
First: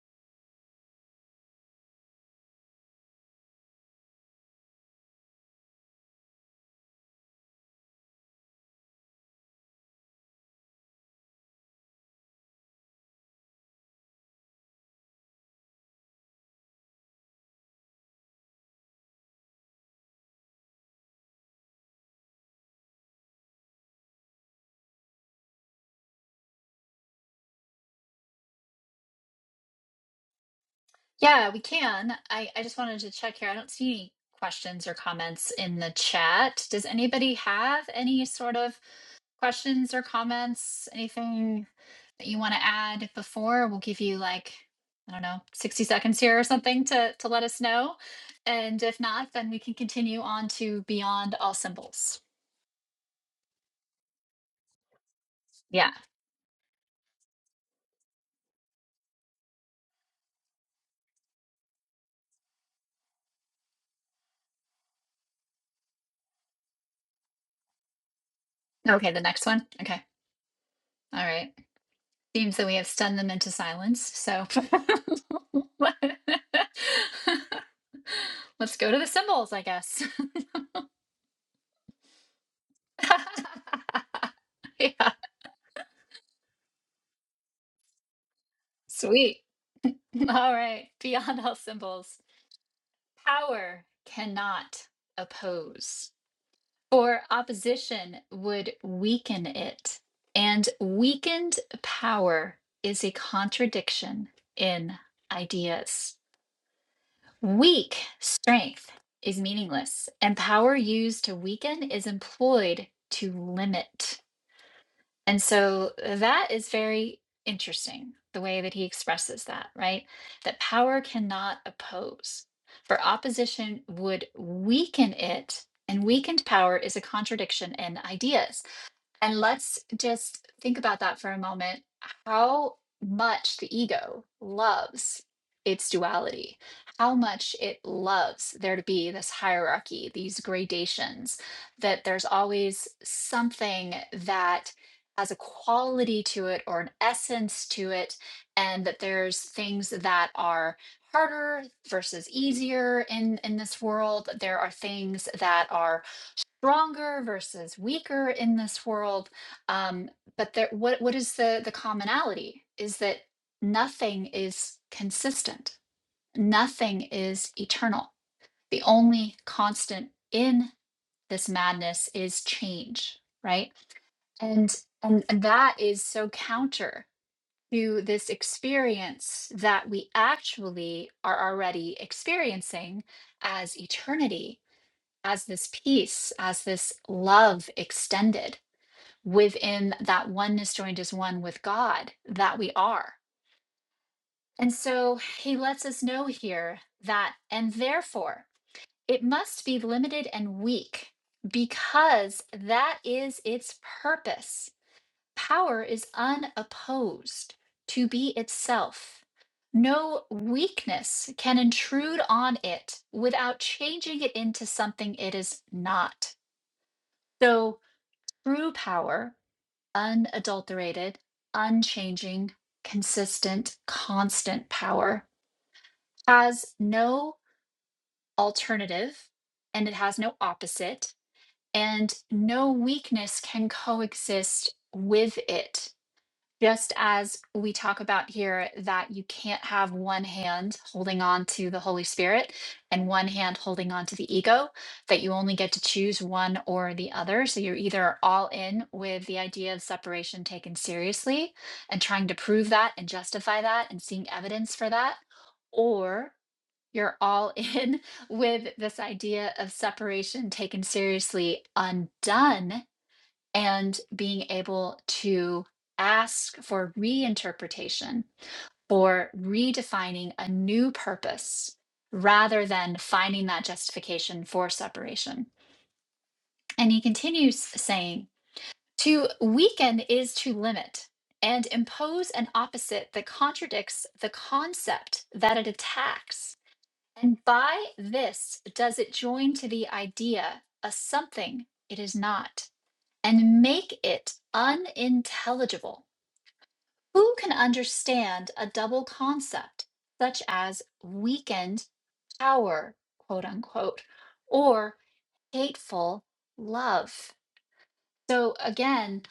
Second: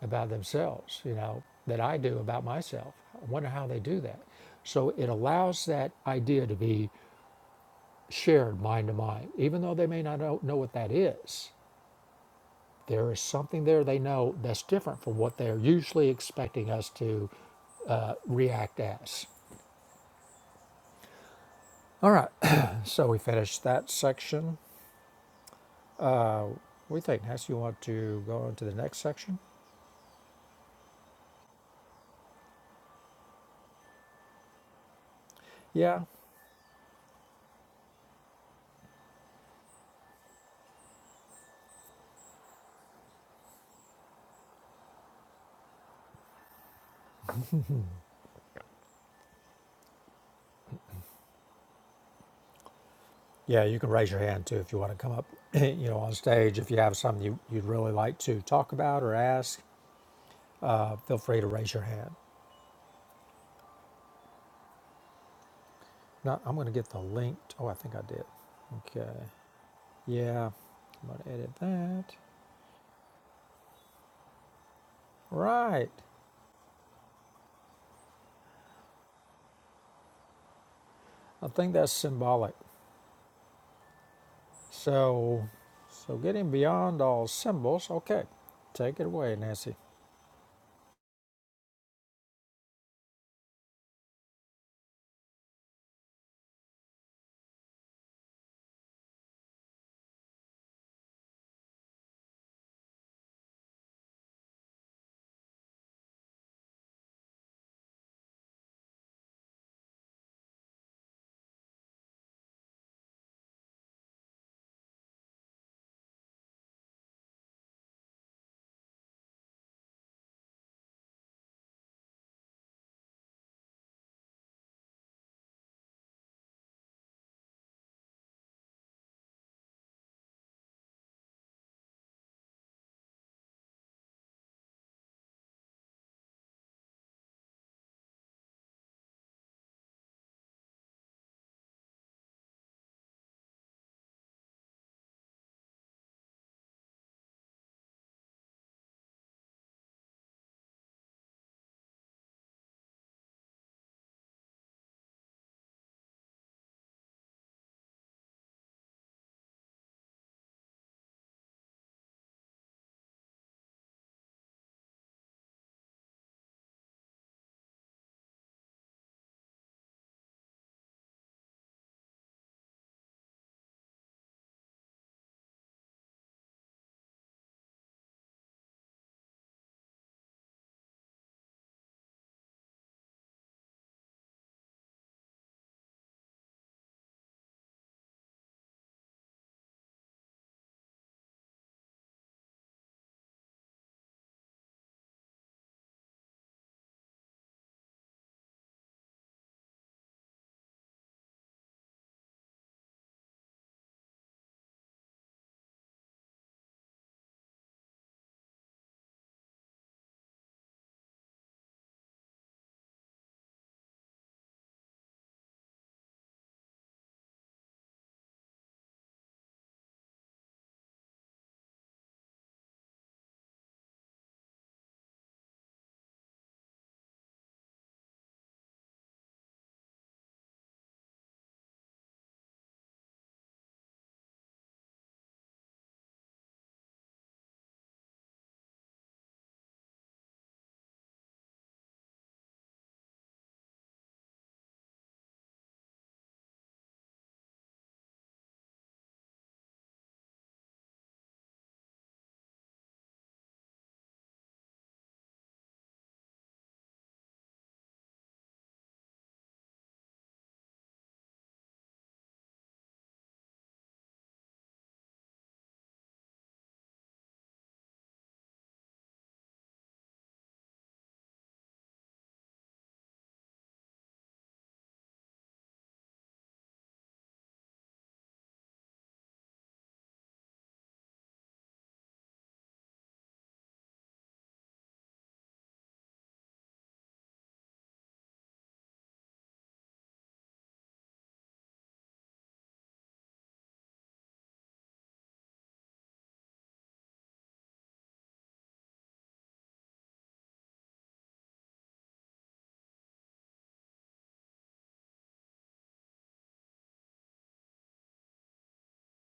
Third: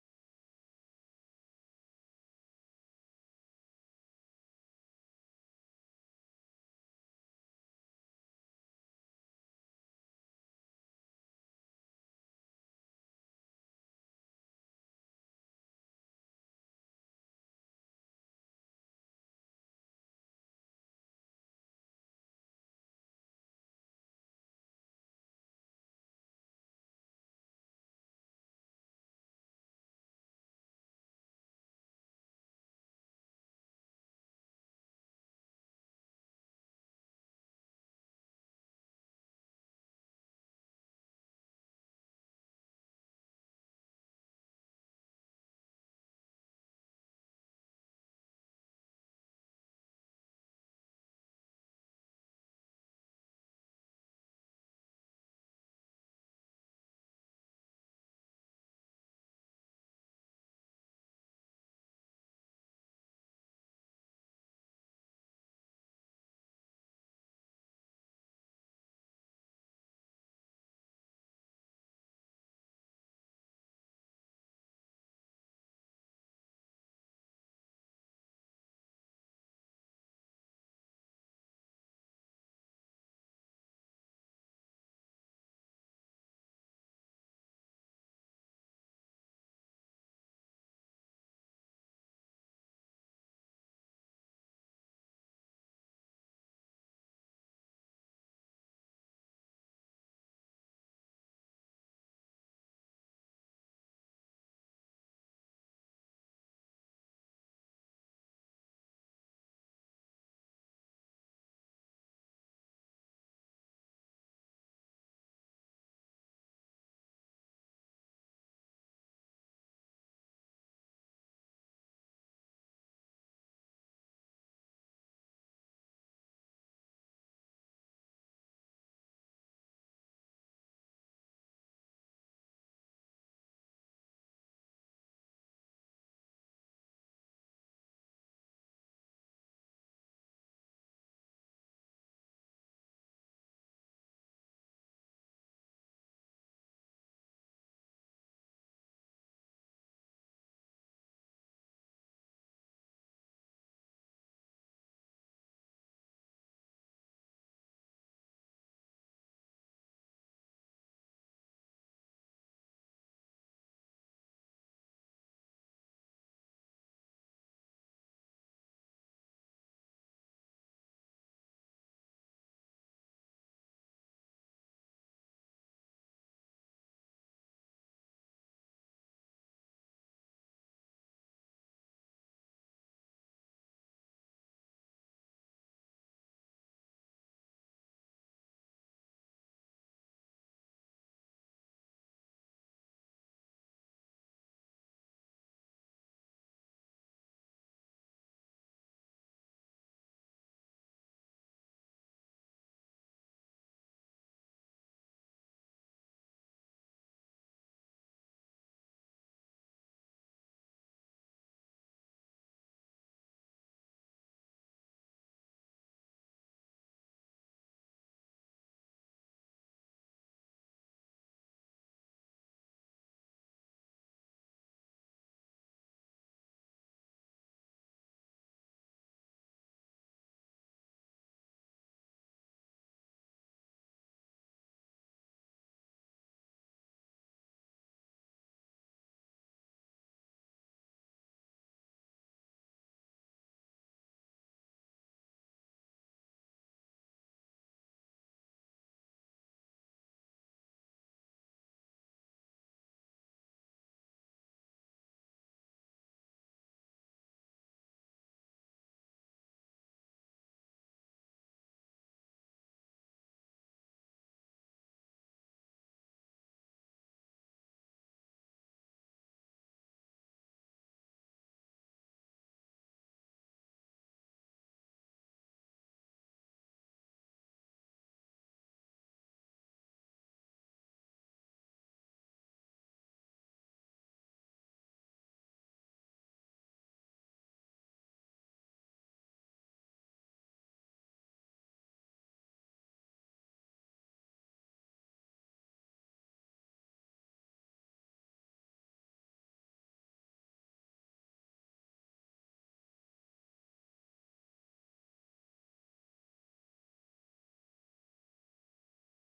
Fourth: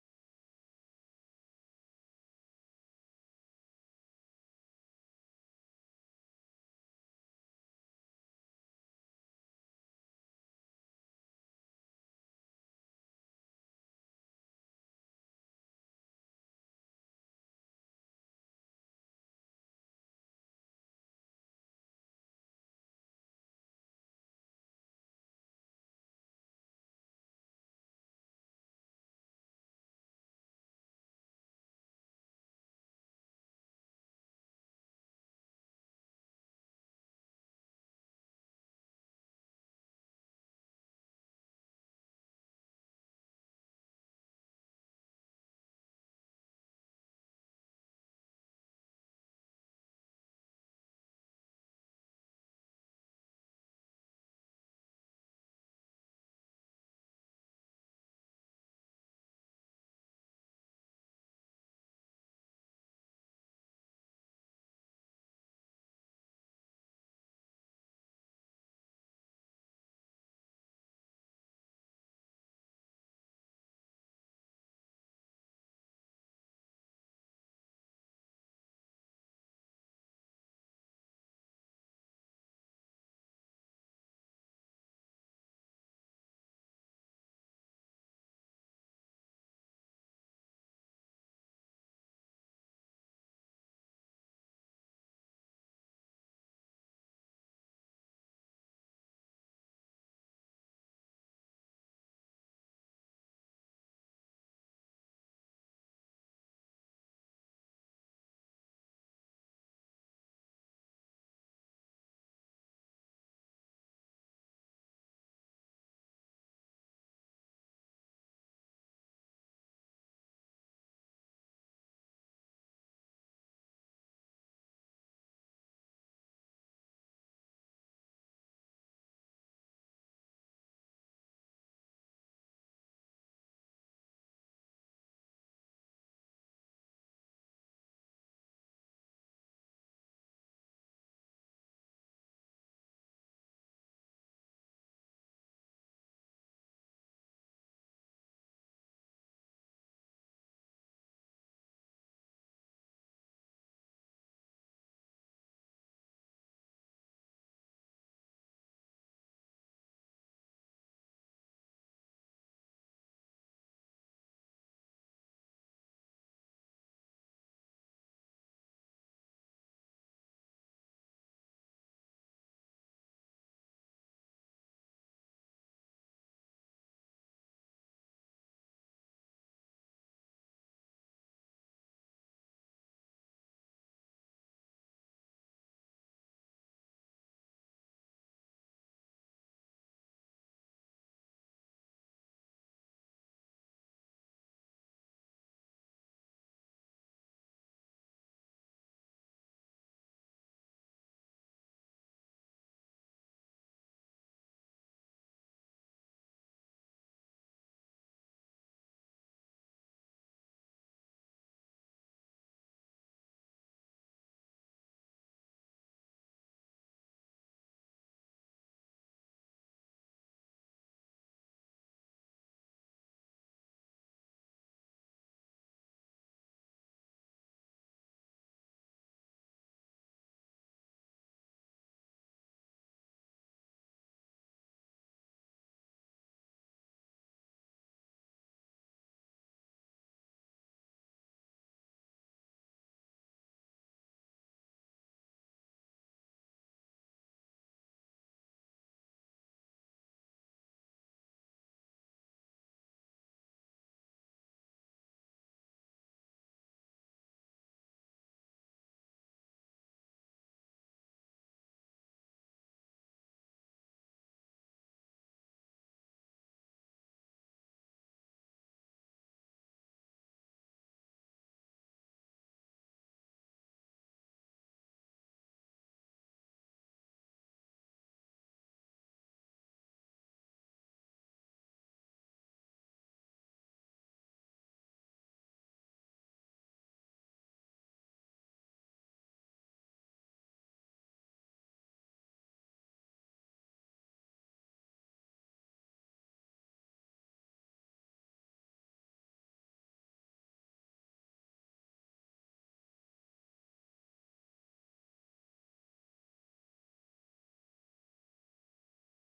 [SPEAKER 2] about themselves, you know, that I do about myself. I wonder how they do that. So it allows that idea to be shared mind to mind, even though they may not know, know what that is. There is something there they know that's different from what they're usually expecting us to uh, react as. All right, so we finished that section. What do you think, Nancy? You want to go on to the next section?
[SPEAKER 1] Yeah, we can. I, I just wanted to check here. I don't see any questions or comments in the
[SPEAKER 2] Yeah.
[SPEAKER 1] chat. Does anybody have any sort of questions or comments? Anything that you want to add before? We'll give you like, I don't know, 60 seconds here or something to, to let us know. And if not, then we can continue on to Beyond All Symbols.
[SPEAKER 2] Yeah, you can raise your hand too if you want to come up, you
[SPEAKER 1] Yeah.
[SPEAKER 2] know, on stage if you have something you, you'd really like to talk about or ask. uh, feel free to raise your hand. Now, I'm going to get the link. to- oh, I think I did. Okay.
[SPEAKER 1] Okay, the next one. Okay.
[SPEAKER 2] Yeah. I'm going
[SPEAKER 1] All
[SPEAKER 2] to
[SPEAKER 1] right.
[SPEAKER 2] edit that.
[SPEAKER 1] Seems that we have stunned them into silence. So
[SPEAKER 2] Right.
[SPEAKER 1] let's go to the symbols, I guess.
[SPEAKER 2] I think that's symbolic.
[SPEAKER 1] yeah,
[SPEAKER 2] So, so getting beyond all symbols. Okay. Take it away,
[SPEAKER 1] sweet.
[SPEAKER 2] Nancy.
[SPEAKER 1] All right, beyond all symbols. Power cannot oppose, for opposition would weaken it. And weakened power is a contradiction in ideas. Weak strength is meaningless, and power used to weaken is employed to limit. And so uh, that is very interesting, the way that he expresses that, right? That power cannot oppose, for opposition would weaken it, and weakened power is a contradiction in ideas. And let's just think about that for a moment how much the ego loves its duality, how much it loves there to be this hierarchy, these gradations, that there's always something that has a quality to it or an essence to it, and that there's things that are harder versus easier in in this world there are things that are stronger versus weaker in this world. Um, but there, what what is the the commonality? Is that nothing is consistent. Nothing is eternal. The only constant in this madness is change, right? And and and that is so counter to this experience that we actually are already experiencing as eternity as this peace, as this love extended within that oneness joined as one with God that we are. And so he lets us know here that, and therefore, it must be limited and weak because that is its purpose. Power is unopposed to be itself. No weakness can intrude on it without changing it into something it is not. So true power, unadulterated, unchanging, consistent, constant power, has no alternative and it has no opposite, and no weakness can coexist with it just as we talk about here that you can't have one hand holding on to the Holy Spirit and one hand holding on to the ego, that you only get to choose one or the other. So you're either all in with the idea of separation taken seriously and trying to prove that and justify that and seeing evidence for that, or you're all in with this idea of separation taken seriously undone and being able to ask for reinterpretation for redefining a new purpose rather than finding that justification for separation. And he continues saying, to weaken is to limit and impose an opposite that contradicts the concept that it attacks. And by this does it join to the idea a something it is not and make it unintelligible. Who can understand a double concept such as weakened power, quote unquote, or hateful love? So, again,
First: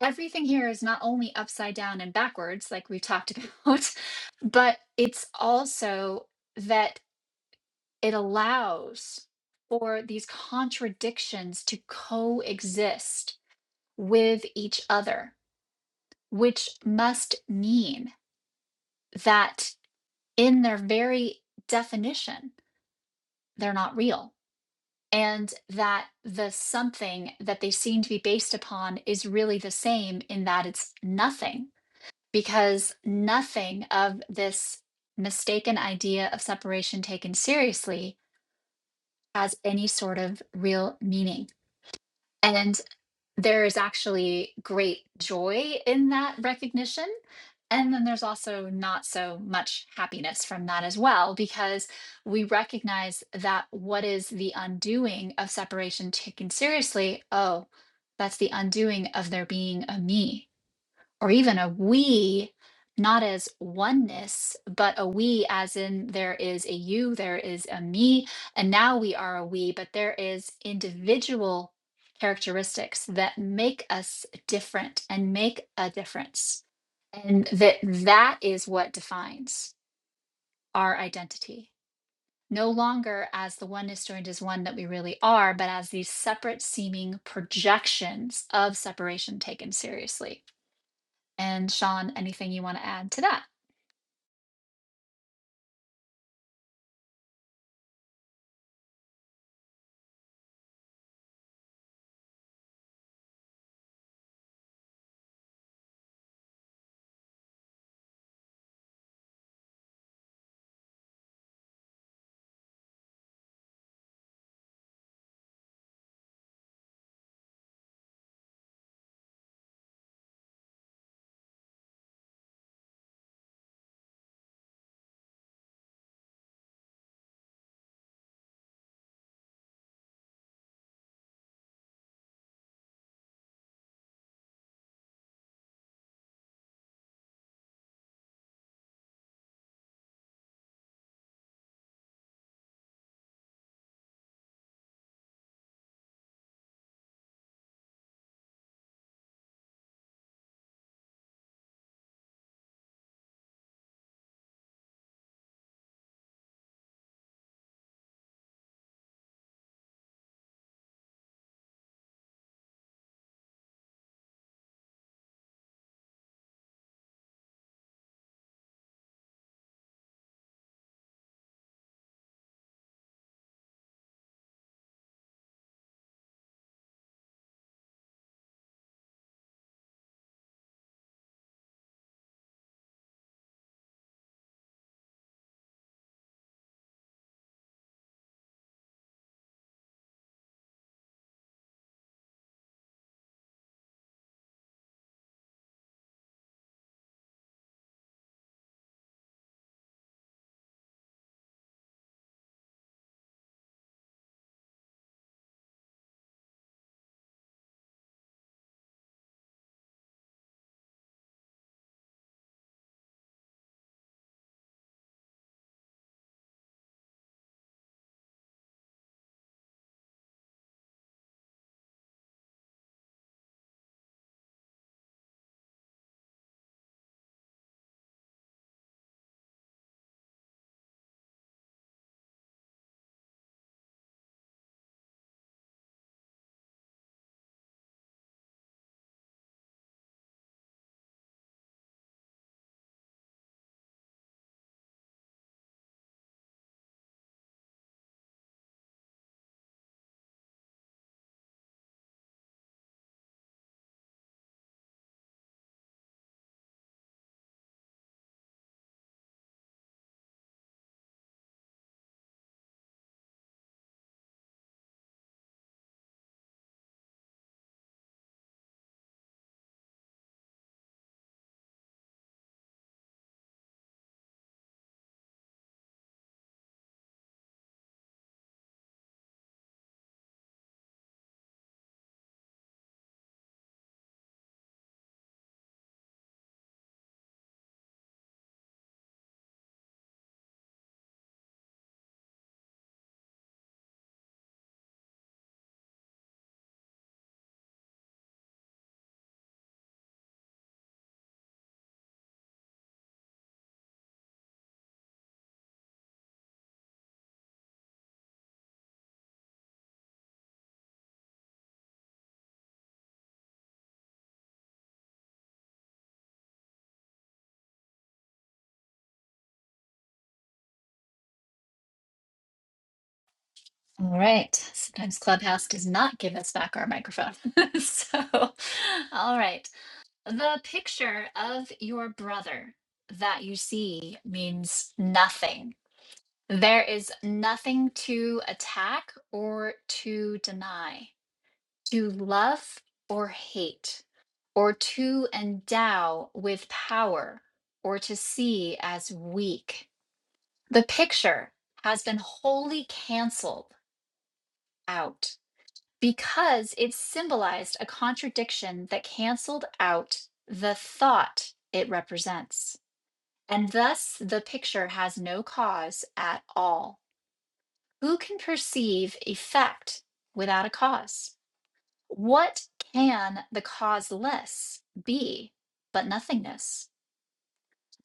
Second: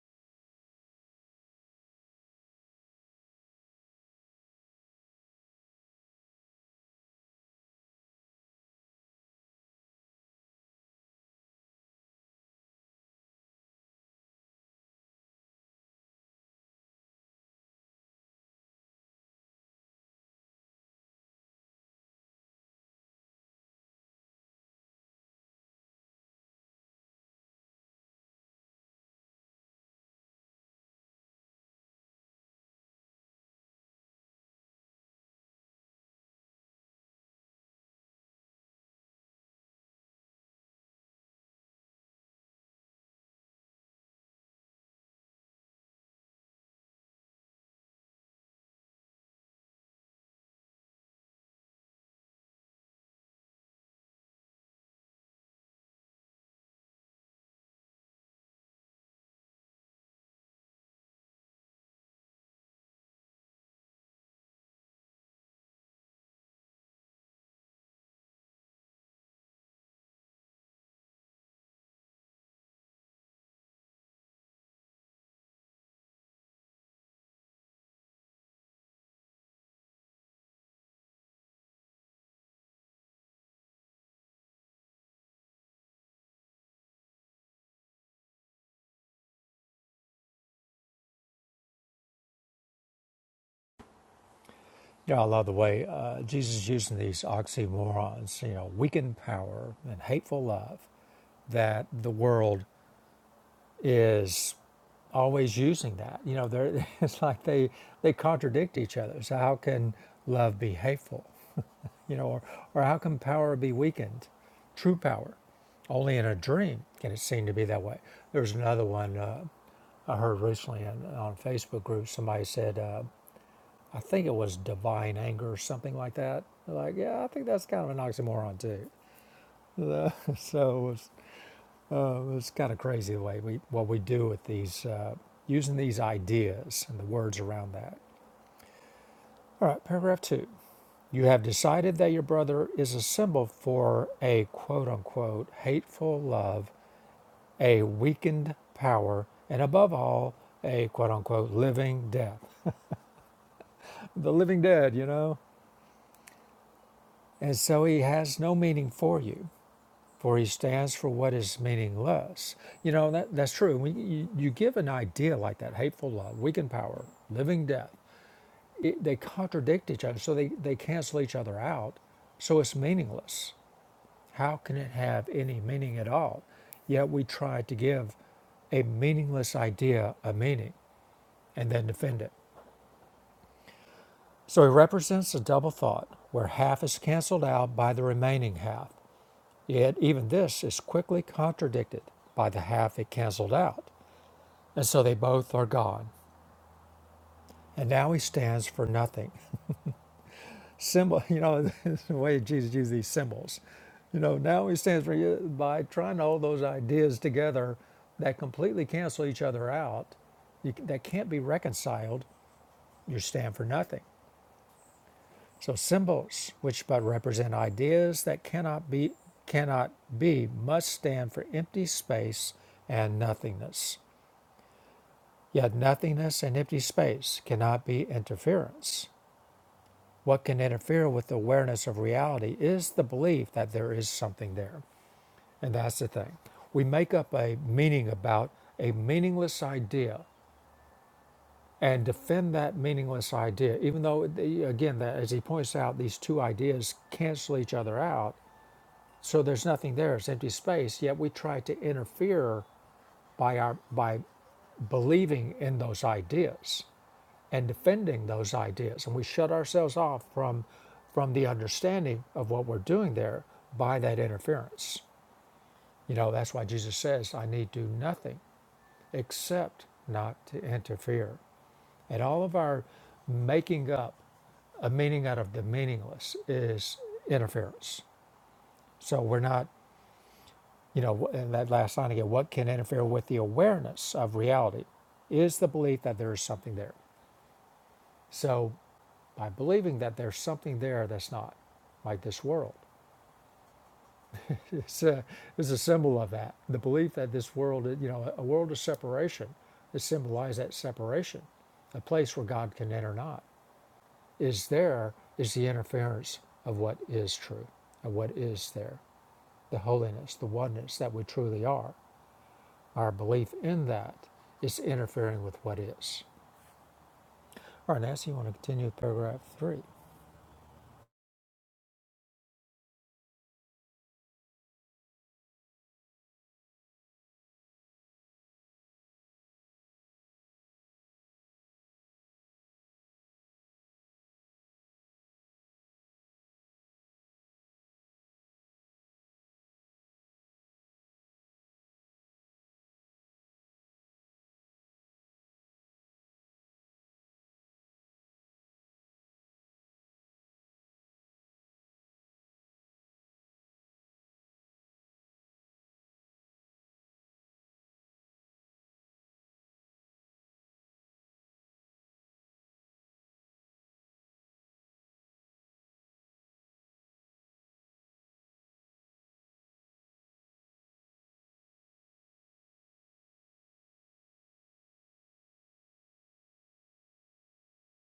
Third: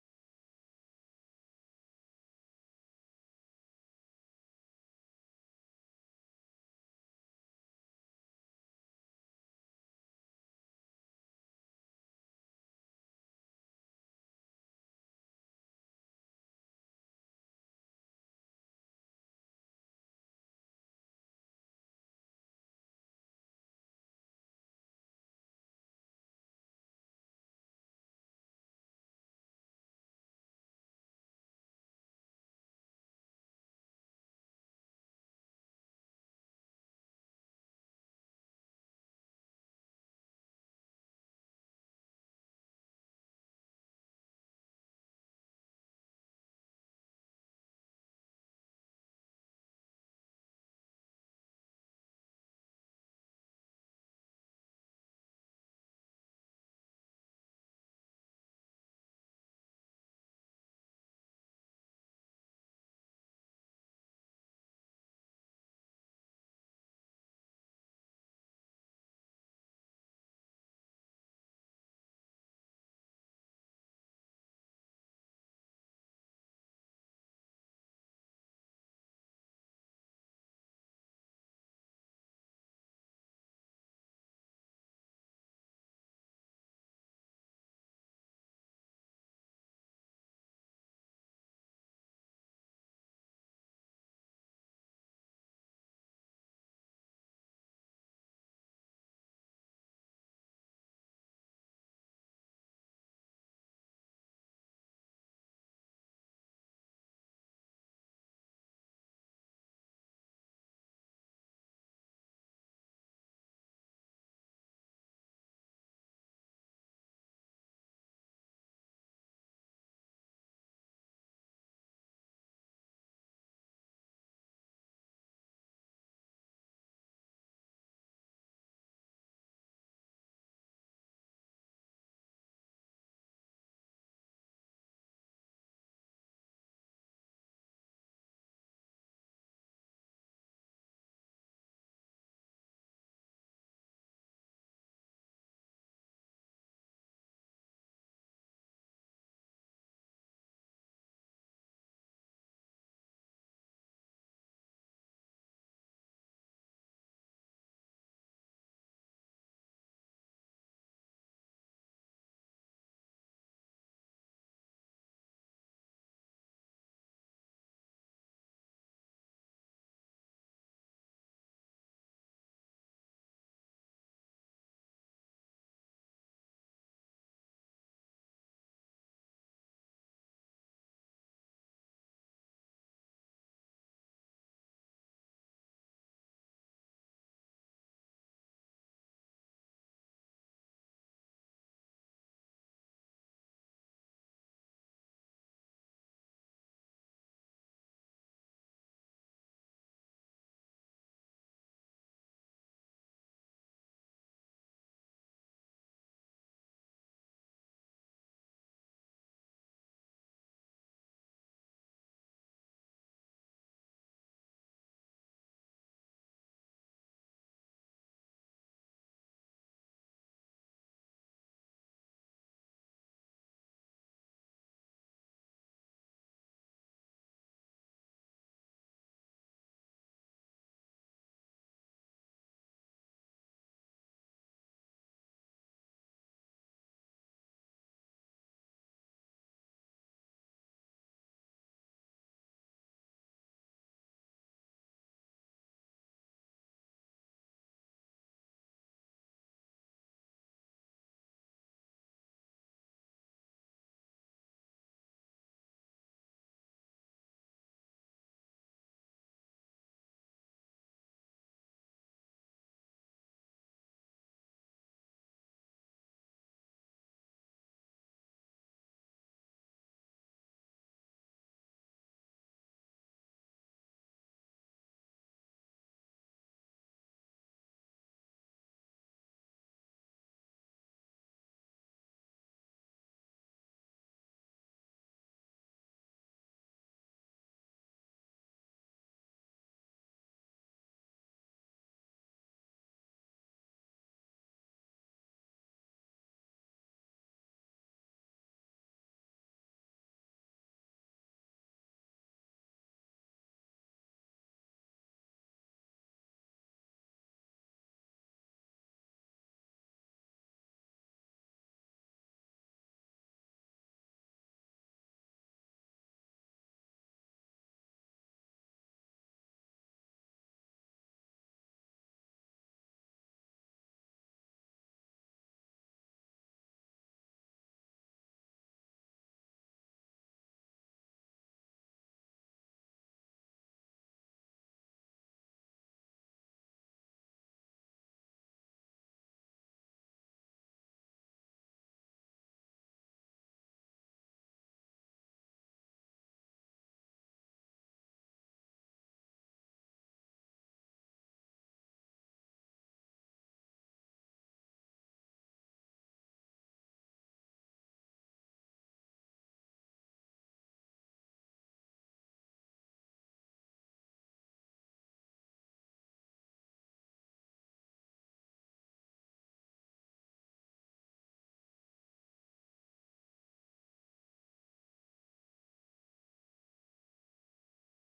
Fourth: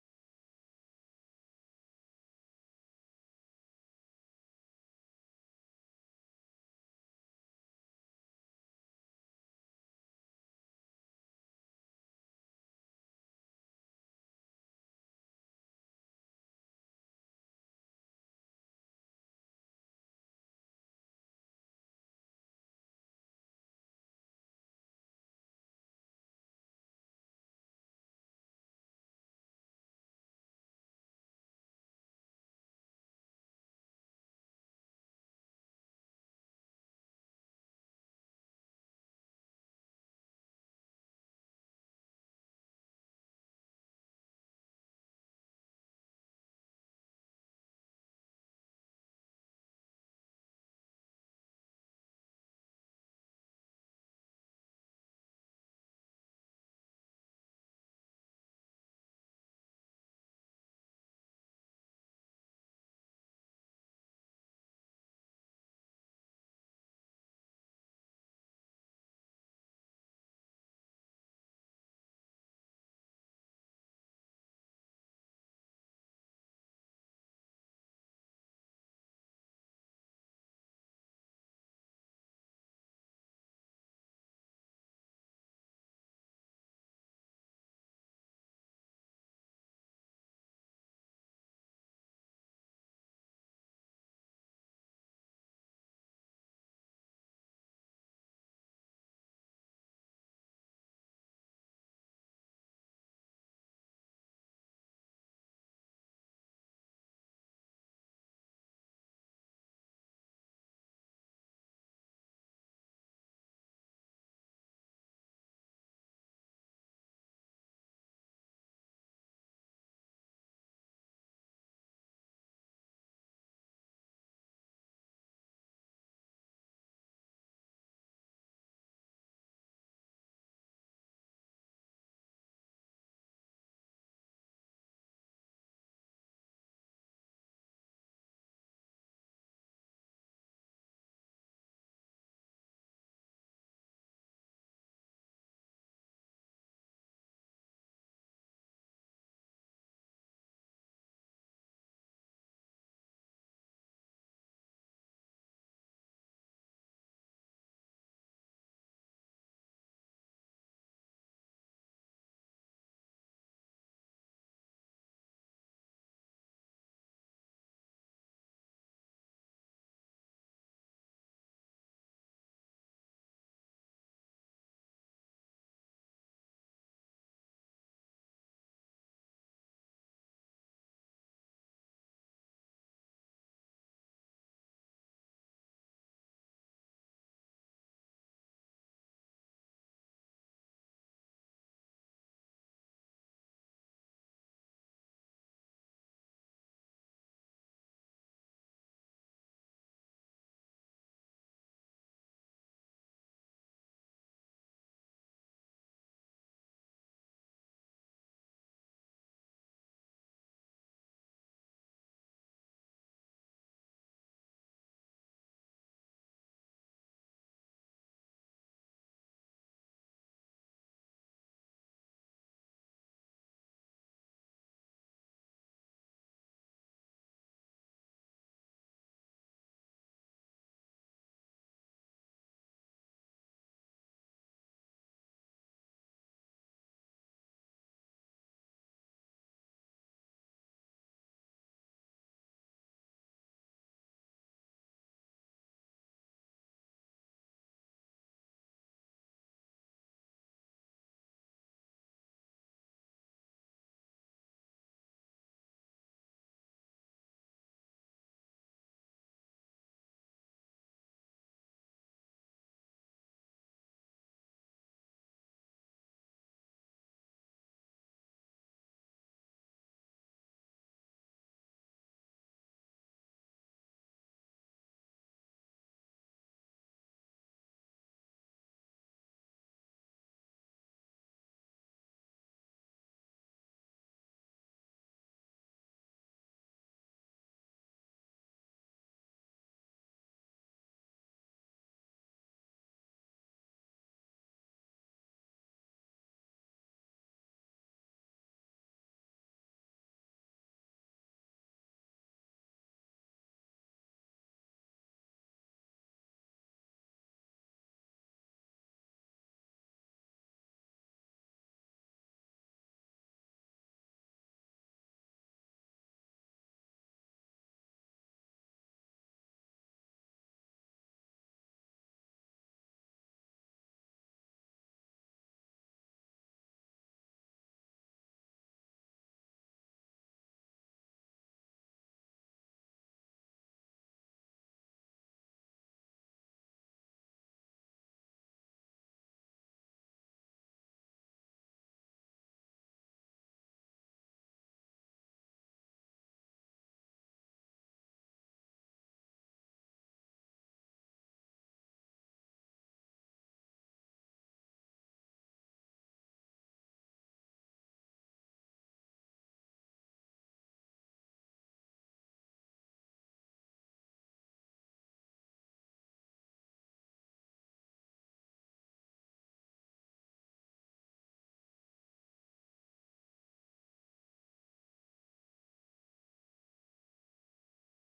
[SPEAKER 1] everything here is not only upside down and backwards, like we've talked about, but it's also that it allows for these contradictions to coexist with each other which must mean that in their very definition, they're not real. And that the something that they seem to be based upon is really the same in that it's nothing, because nothing of this mistaken idea of separation taken seriously has any sort of real meaning. And there is actually great joy in that recognition. And then there's also not so much happiness from that as well, because we recognize that what is the undoing of separation taken seriously? Oh, that's the undoing of there being a me or even a we, not as oneness, but a we as in there is a you, there is a me, and now we are a we, but there is individual characteristics that make us different and make a difference. And that that is what defines our identity. No longer as the oneness joined as one that we really are, but as these separate seeming projections of separation taken seriously. And Sean, anything you want to add to that?
[SPEAKER 2] Yeah, I love the way uh, Jesus is using these oxymorons, you know, weakened power and hateful love that the world is always using that. You know, they're, it's like they they contradict each other. So how can love be hateful? You know, or, or how can power be weakened? True power, only in a dream can it seem to be that way. There's another one uh, I heard recently in, on Facebook group. Somebody said, uh, I think it was divine anger or something like that. Like, yeah, I think that's kind of an oxymoron too. so uh, it's kind of crazy the way we what we do with these uh, using these ideas and the words around that. All right, paragraph two. You have decided that your brother is a symbol for a quote unquote hateful love, a weakened power, and above all, a quote unquote living death. The living dead, you know? And so he has no meaning for you. for he stands for what is meaningless. You know, that, that's true. When you, you give an idea like that, hateful love, weakened power, living death, it, they contradict each other, so they, they cancel each other out, so it's meaningless. How can it have any meaning at all? Yet we try to give a meaningless idea a meaning and then defend it. So he represents a double thought where half is canceled out by the remaining half. Yet even this is quickly contradicted by the half it cancelled out, and so they both are gone. And now he stands for nothing. Symbol, you know, the way Jesus used these symbols. You know, now he stands for yeah, by trying to hold those ideas together that completely cancel each other out. You, that can't be reconciled. You stand for nothing. So symbols, which but represent ideas that cannot be cannot be, must stand for empty space and nothingness. Yet nothingness and empty space cannot be interference. What can interfere with the awareness of reality is the belief that there is something there. And that's the thing. We make up a meaning about a meaningless idea and defend that meaningless idea, even though, again, that, as he points out, these two ideas cancel each other out. So there's nothing there, it's empty space, yet we try to interfere by, our, by believing in those ideas and defending those ideas. And we shut ourselves off from from the understanding of what we're doing there by that interference. You know, that's why Jesus says, I need do nothing except not to interfere. And all of our making up a meaning out of the meaningless is interference. So we're not, you know, in that last line again, what can interfere with the awareness of reality is the belief that there is something there. So by believing that there's something there that's not like this world. It's a, it's a symbol of that. The belief that this world, you know, a world of separation, it symbolizes that separation, a place where God can enter not, is there is the interference of what is true, of what is there, the holiness, the oneness that we truly are. Our belief in that is interfering with what is. All right, Nancy, you want to continue with paragraph three?
[SPEAKER 1] All right. Sometimes Clubhouse does not give us back our microphone. so, all right. The picture of your brother that you see means nothing. There is nothing to attack or to deny, to love or hate, or to endow with power, or to see as weak. The picture has been wholly canceled out because it symbolized a contradiction that canceled out the thought it represents. And thus, the picture has no cause at all. Who can perceive effect without a cause? What can the causeless be but nothingness?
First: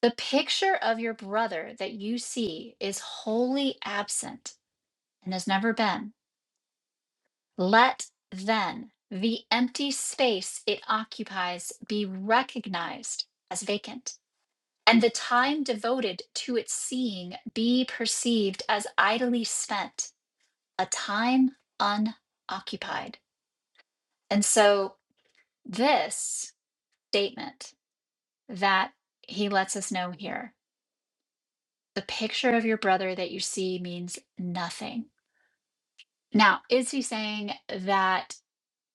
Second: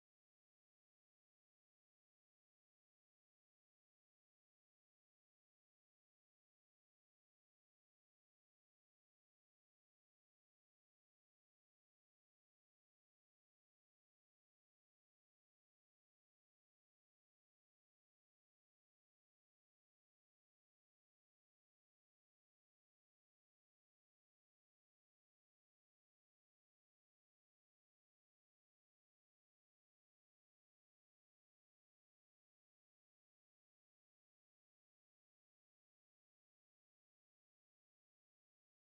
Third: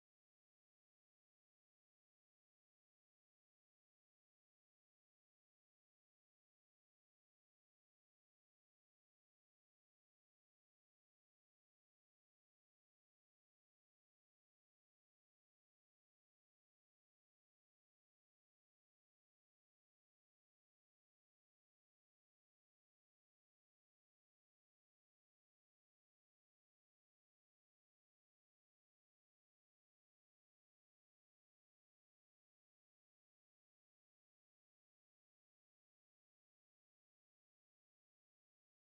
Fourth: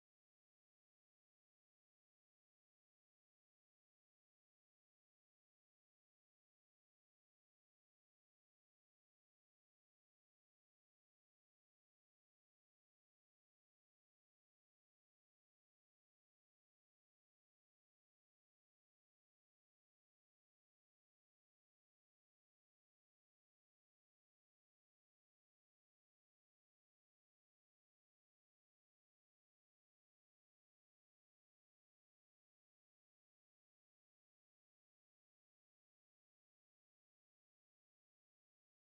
[SPEAKER 1] The picture of your brother that you see is wholly absent and has never been Let then the empty space it occupies be recognized as vacant, and the time devoted to its seeing be perceived as idly spent, a time unoccupied. And so, this statement that he lets us know here the picture of your brother that you see means nothing. Now, is he saying that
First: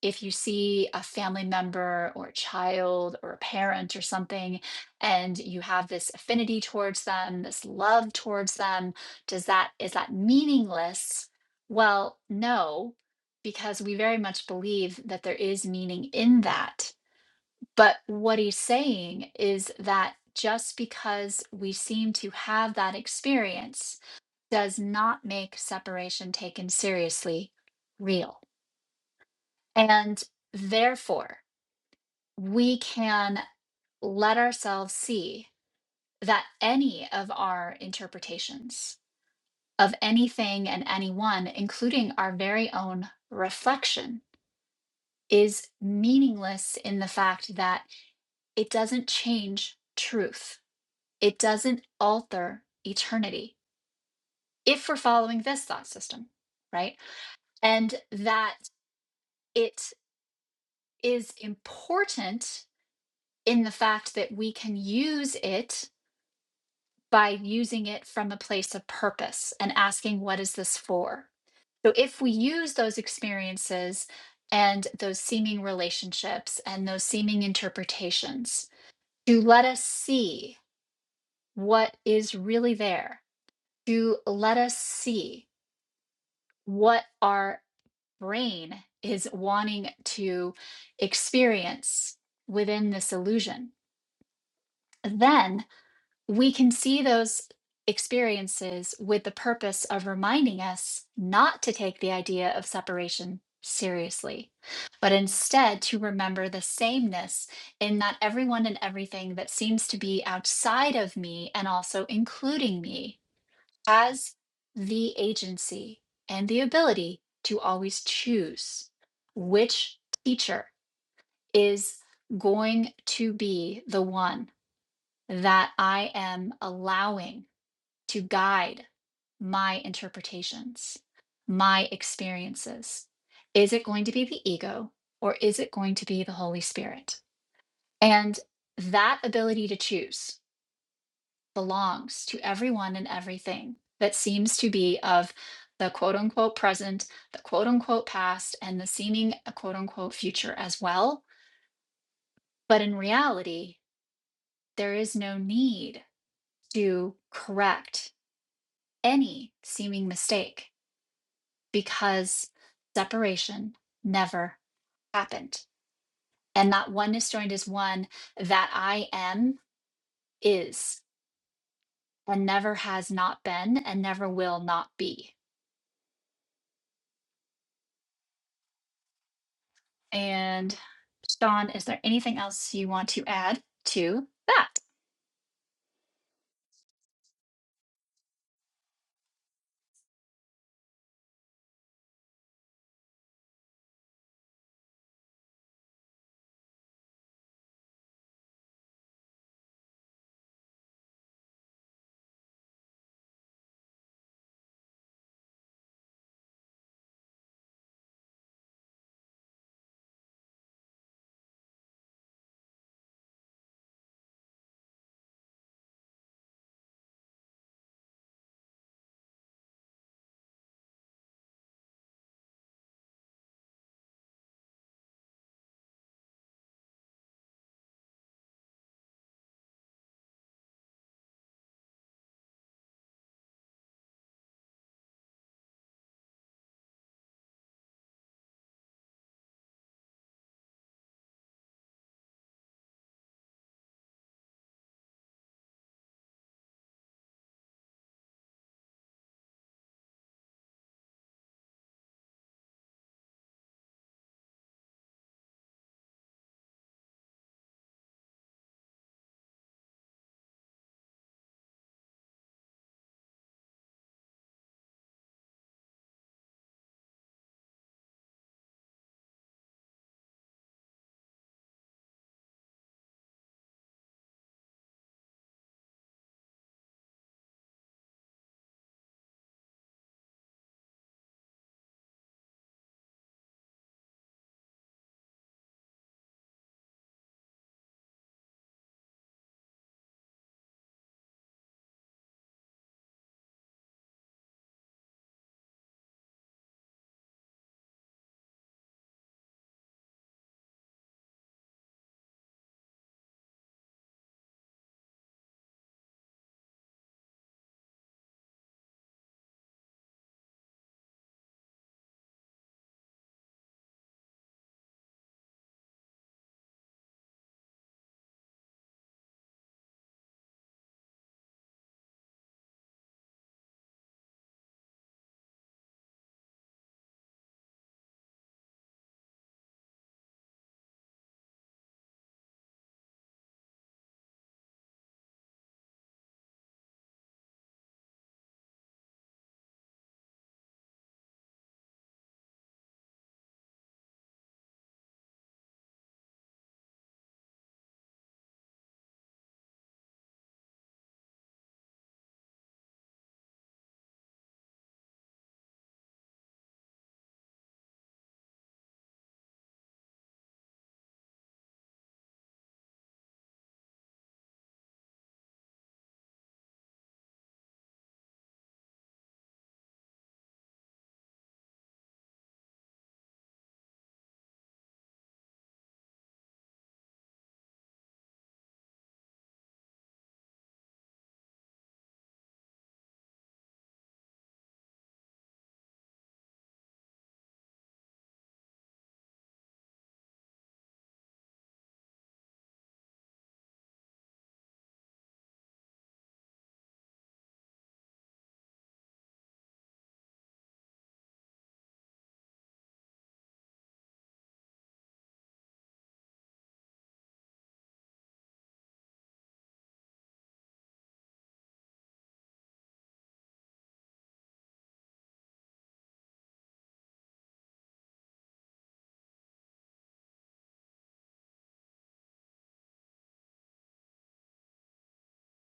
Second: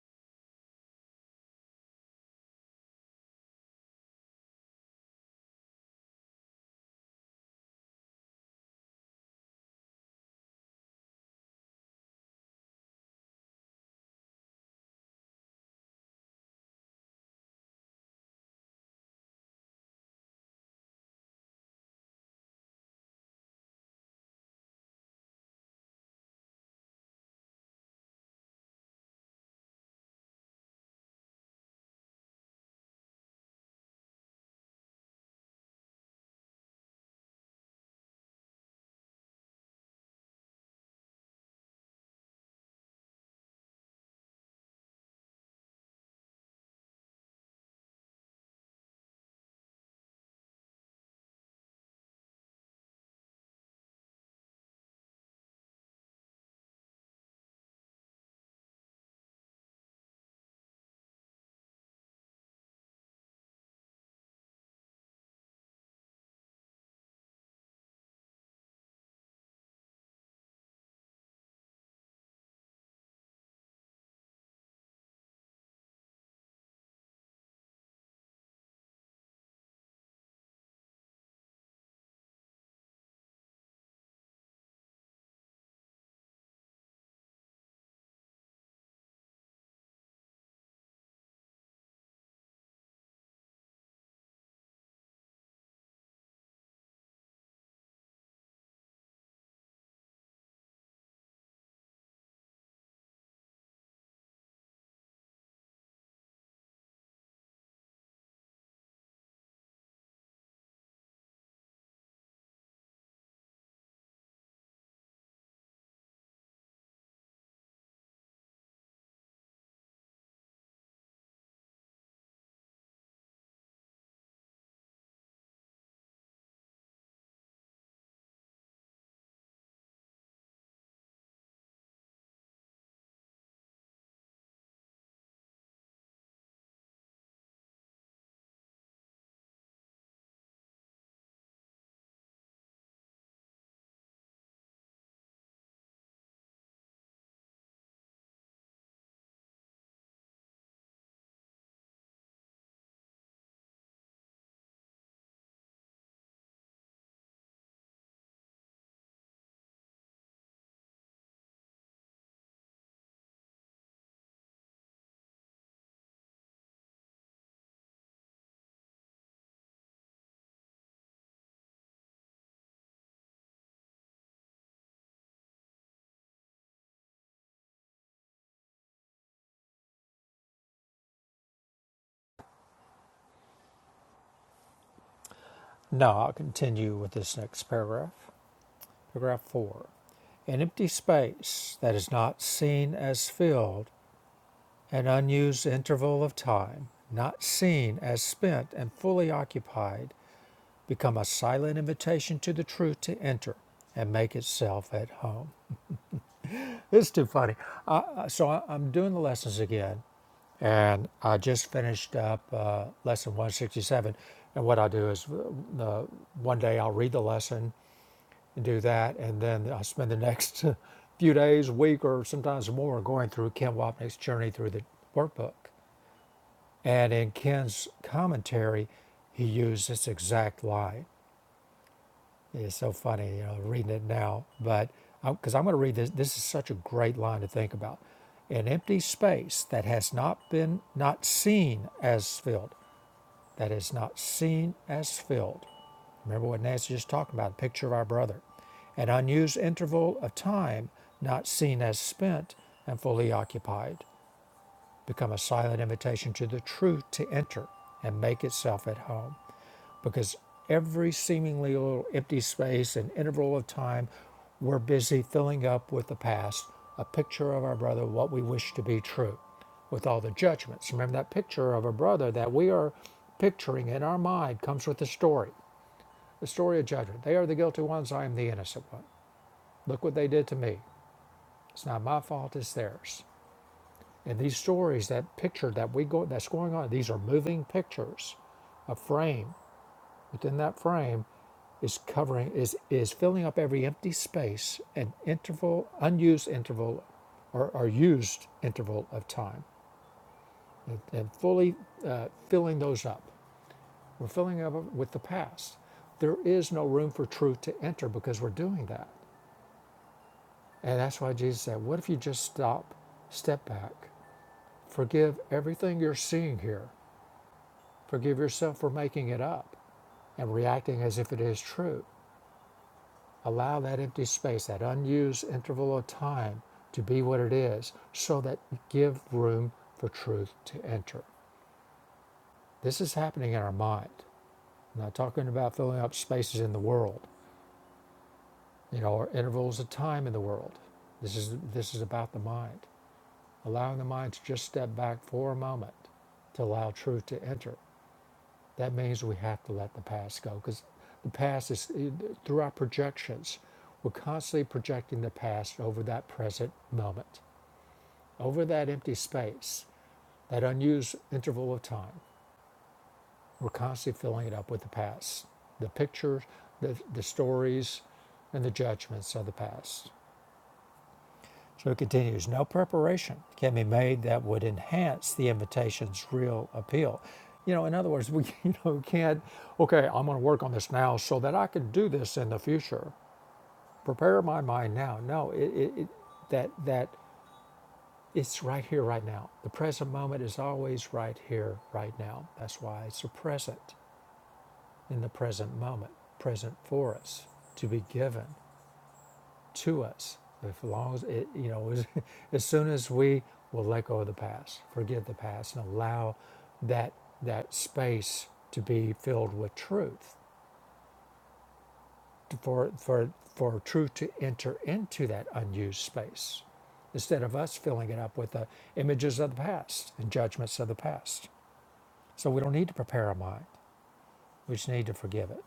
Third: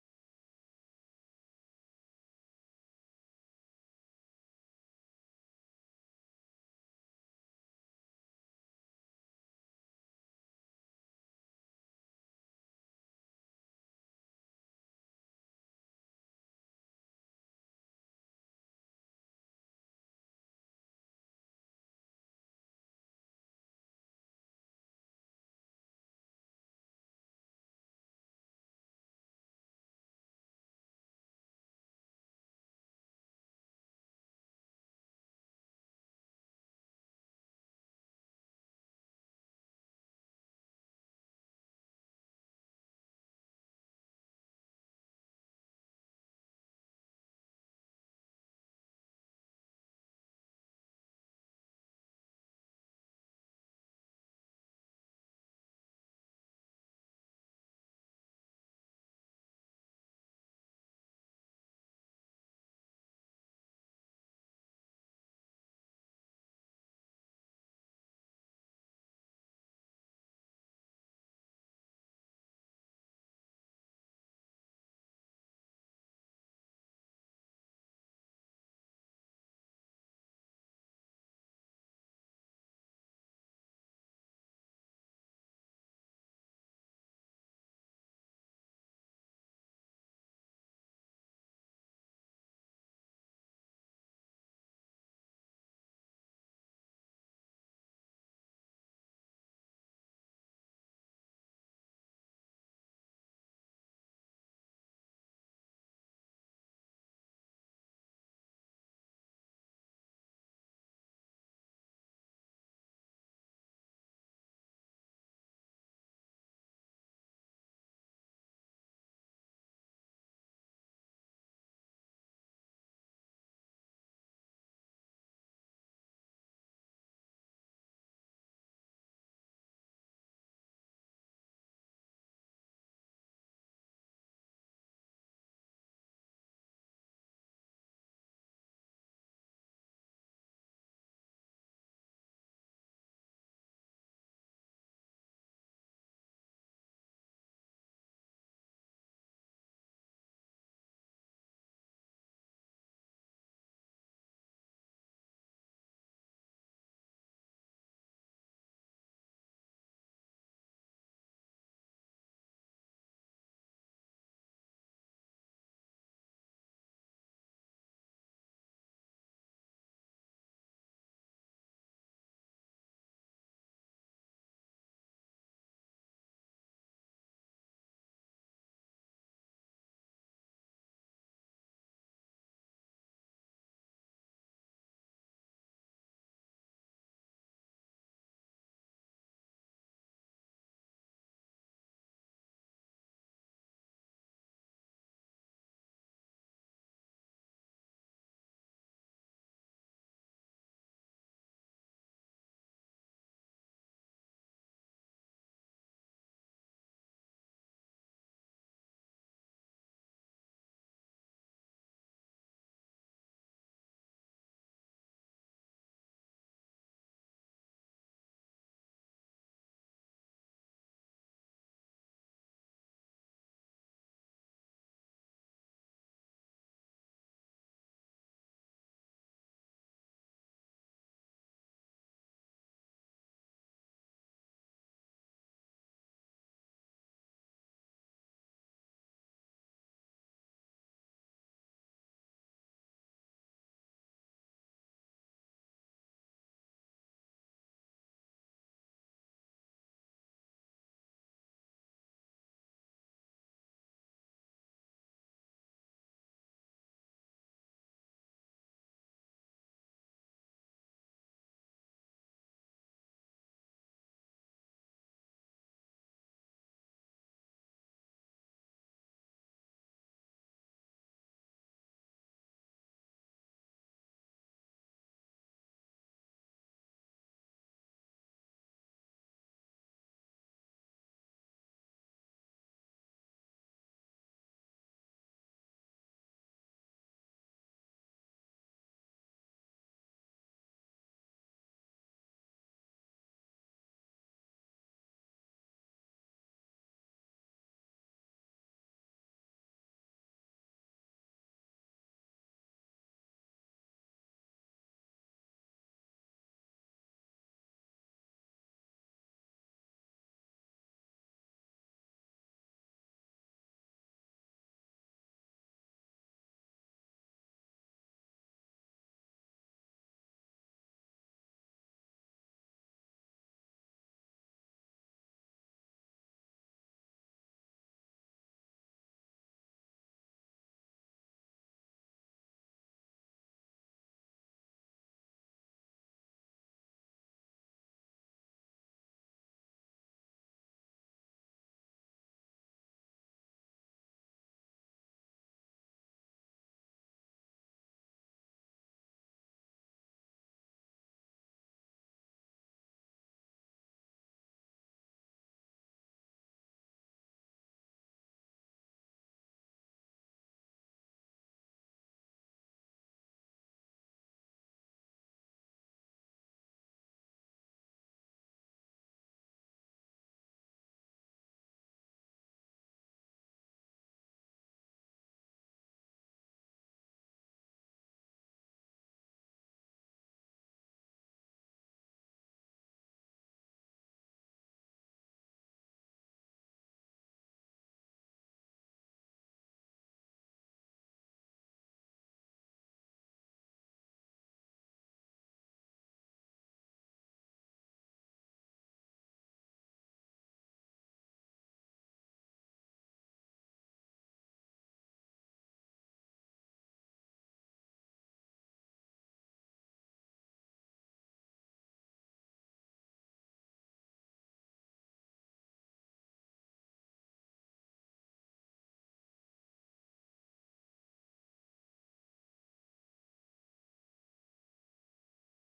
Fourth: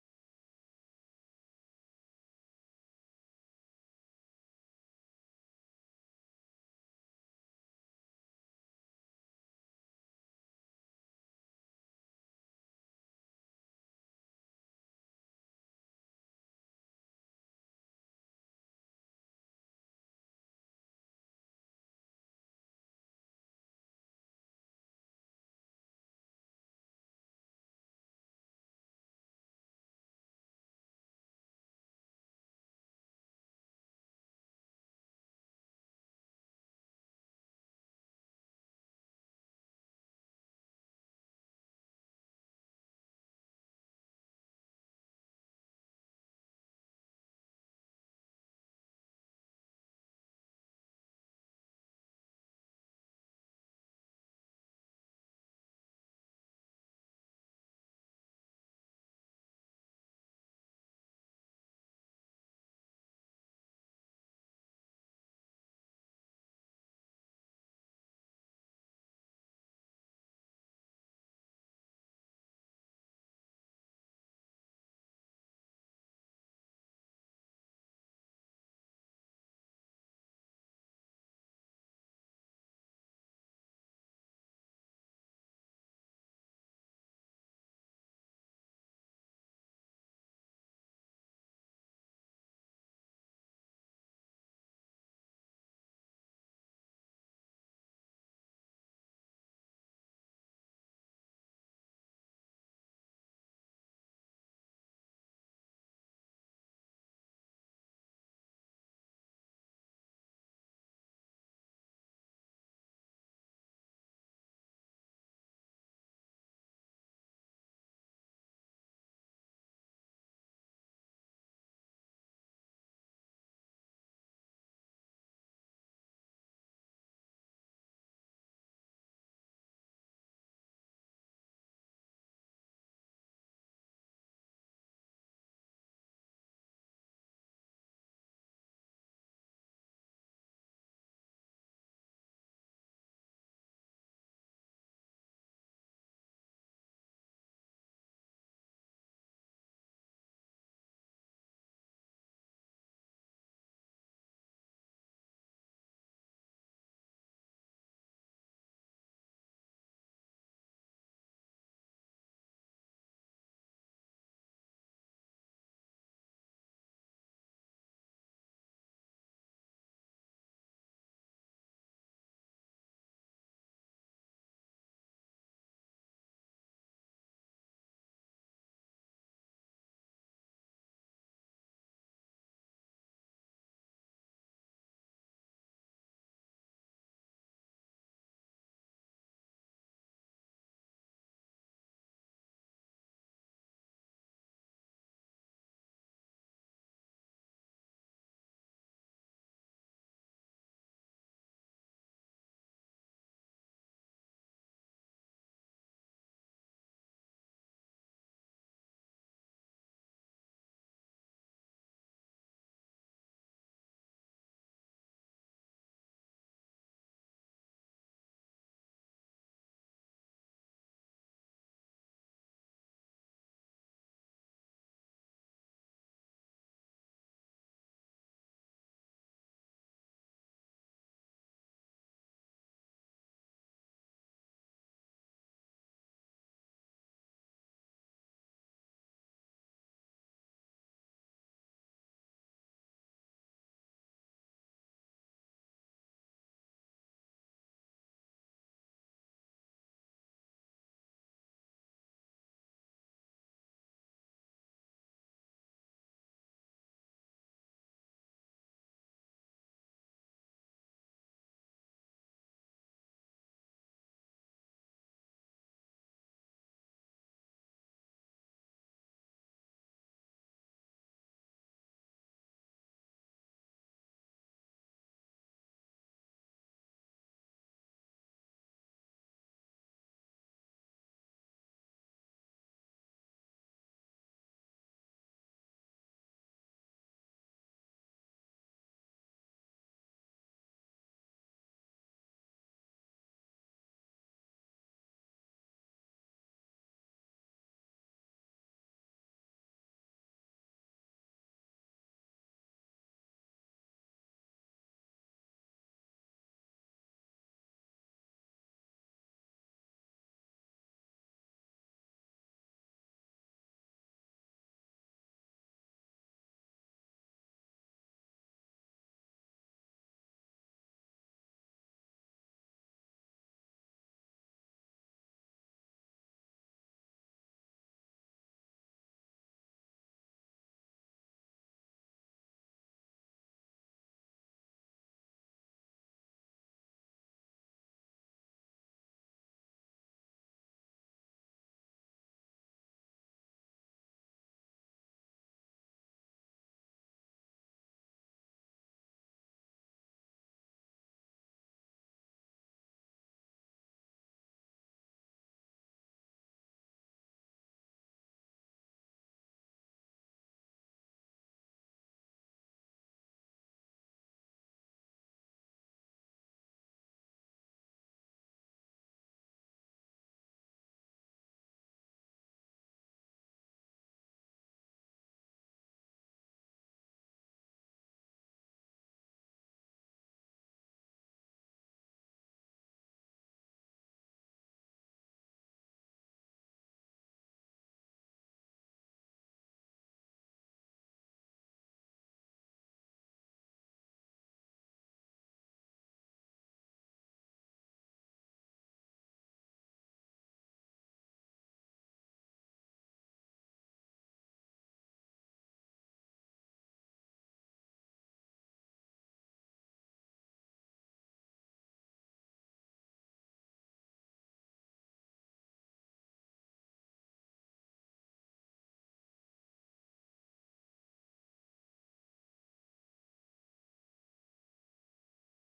[SPEAKER 1] if you see a family member or a child or a parent or something, and you have this affinity towards them, this love towards them, does that is that meaningless? Well, no, because we very much believe that there is meaning in that. But what he's saying is that just because we seem to have that experience does not make separation taken seriously real. And therefore, we can let ourselves see that any of our interpretations of anything and anyone, including our very own reflection, is meaningless in the fact that it doesn't change truth, it doesn't alter eternity if we're following this thought system, right? And that it is important in the fact that we can use it by using it from a place of purpose and asking, what is this for? So if we use those experiences and those seeming relationships and those seeming interpretations to let us see what is really there, to let us see what our brain is wanting to experience within this illusion, then we can see those experiences with the purpose of reminding us not to take the idea of separation seriously, but instead to remember the sameness in that everyone and everything that seems to be outside of me and also including me has the agency and the ability to always choose which teacher is going to be the one that I am allowing to guide my interpretations, my experiences? Is it going to be the ego or is it going to be the Holy Spirit? And that ability to choose belongs to everyone and everything that seems to be of the quote unquote present, the quote unquote past, and the seeming uh, quote unquote future as well. But in reality, there is no need to correct any seeming mistake because separation never happened. And that oneness joined is one that I am, is, and never has not been, and never will not be. And Sean, is there anything else you want to add to that?
[SPEAKER 2] No, I'll continue with this next paragraph. Paragraph 4. An empty space that is not seen as filled, an unused interval of time, not seen as spent and fully occupied, become a silent invitation to the truth to enter and make itself at home. It's too funny. I, so I, I'm doing the lessons again, and I just finished up uh, lesson 167. And what I do is, uh, one day I'll read the lesson and do that, and then I spend the next few days, week, or sometimes more going through Ken Wapnick's journey through the workbook. And in Ken's commentary, he used this exact line. It's so funny, you know, reading it now, but because I'm going to read this, this is such a great line to think about. An empty space that has not been not seen as filled that is not seen as filled. Remember what Nancy just talked about, a picture of our brother. An unused interval of time not seen as spent and fully occupied. Become a silent invitation to the truth to enter and make itself at home because every seemingly little empty space and interval of time we're busy filling up with the past a picture of our brother what we wish to be true with all the judgments remember that picture of a brother that we are picturing in our mind comes with the story the story of judgment they are the guilty ones i am the innocent one look what they did to me it's not my fault it's theirs and these stories that picture that we go that's going on these are moving pictures a frame within that frame is covering is is filling up every empty space and interval unused interval or, or used interval of time and, and fully uh, filling those up we're filling up with the past there is no room for truth to enter because we're doing that and that's why jesus said what if you just stop step back forgive everything you're seeing here forgive yourself for making it up and reacting as if it is true Allow that empty space, that unused interval of time, to be what it is so that you give room for truth to enter. This is happening in our mind. I'm not talking about filling up spaces in the world, you know, or intervals of time in the world. This is this is about the mind. Allowing the mind to just step back for a moment to allow truth to enter. That means we have to let the past go because the past is through our projections. We're constantly projecting the past over that present moment. over that empty space, that unused interval of time. We're constantly filling it up with the past, the pictures, the, the stories, and the judgments of the past. So it continues no preparation can be made that would enhance the invitation's real appeal. You know, in other words, we you know, can't, okay, I'm going to work on this now so that I can do this in the future. Prepare my mind now. No, it, it, that, that It's right here, right now. The present moment is always right here, right now. That's why it's a present in the present moment, present for us, to be given to us. If long as it, you know, as, as soon as we will let go of the past, forgive the past, and allow that that space to be filled with truth, for for for truth to enter into that unused space, instead of us filling it up with the images of the past and judgments of the past. So we don't need to prepare a mind. We just need to forgive it.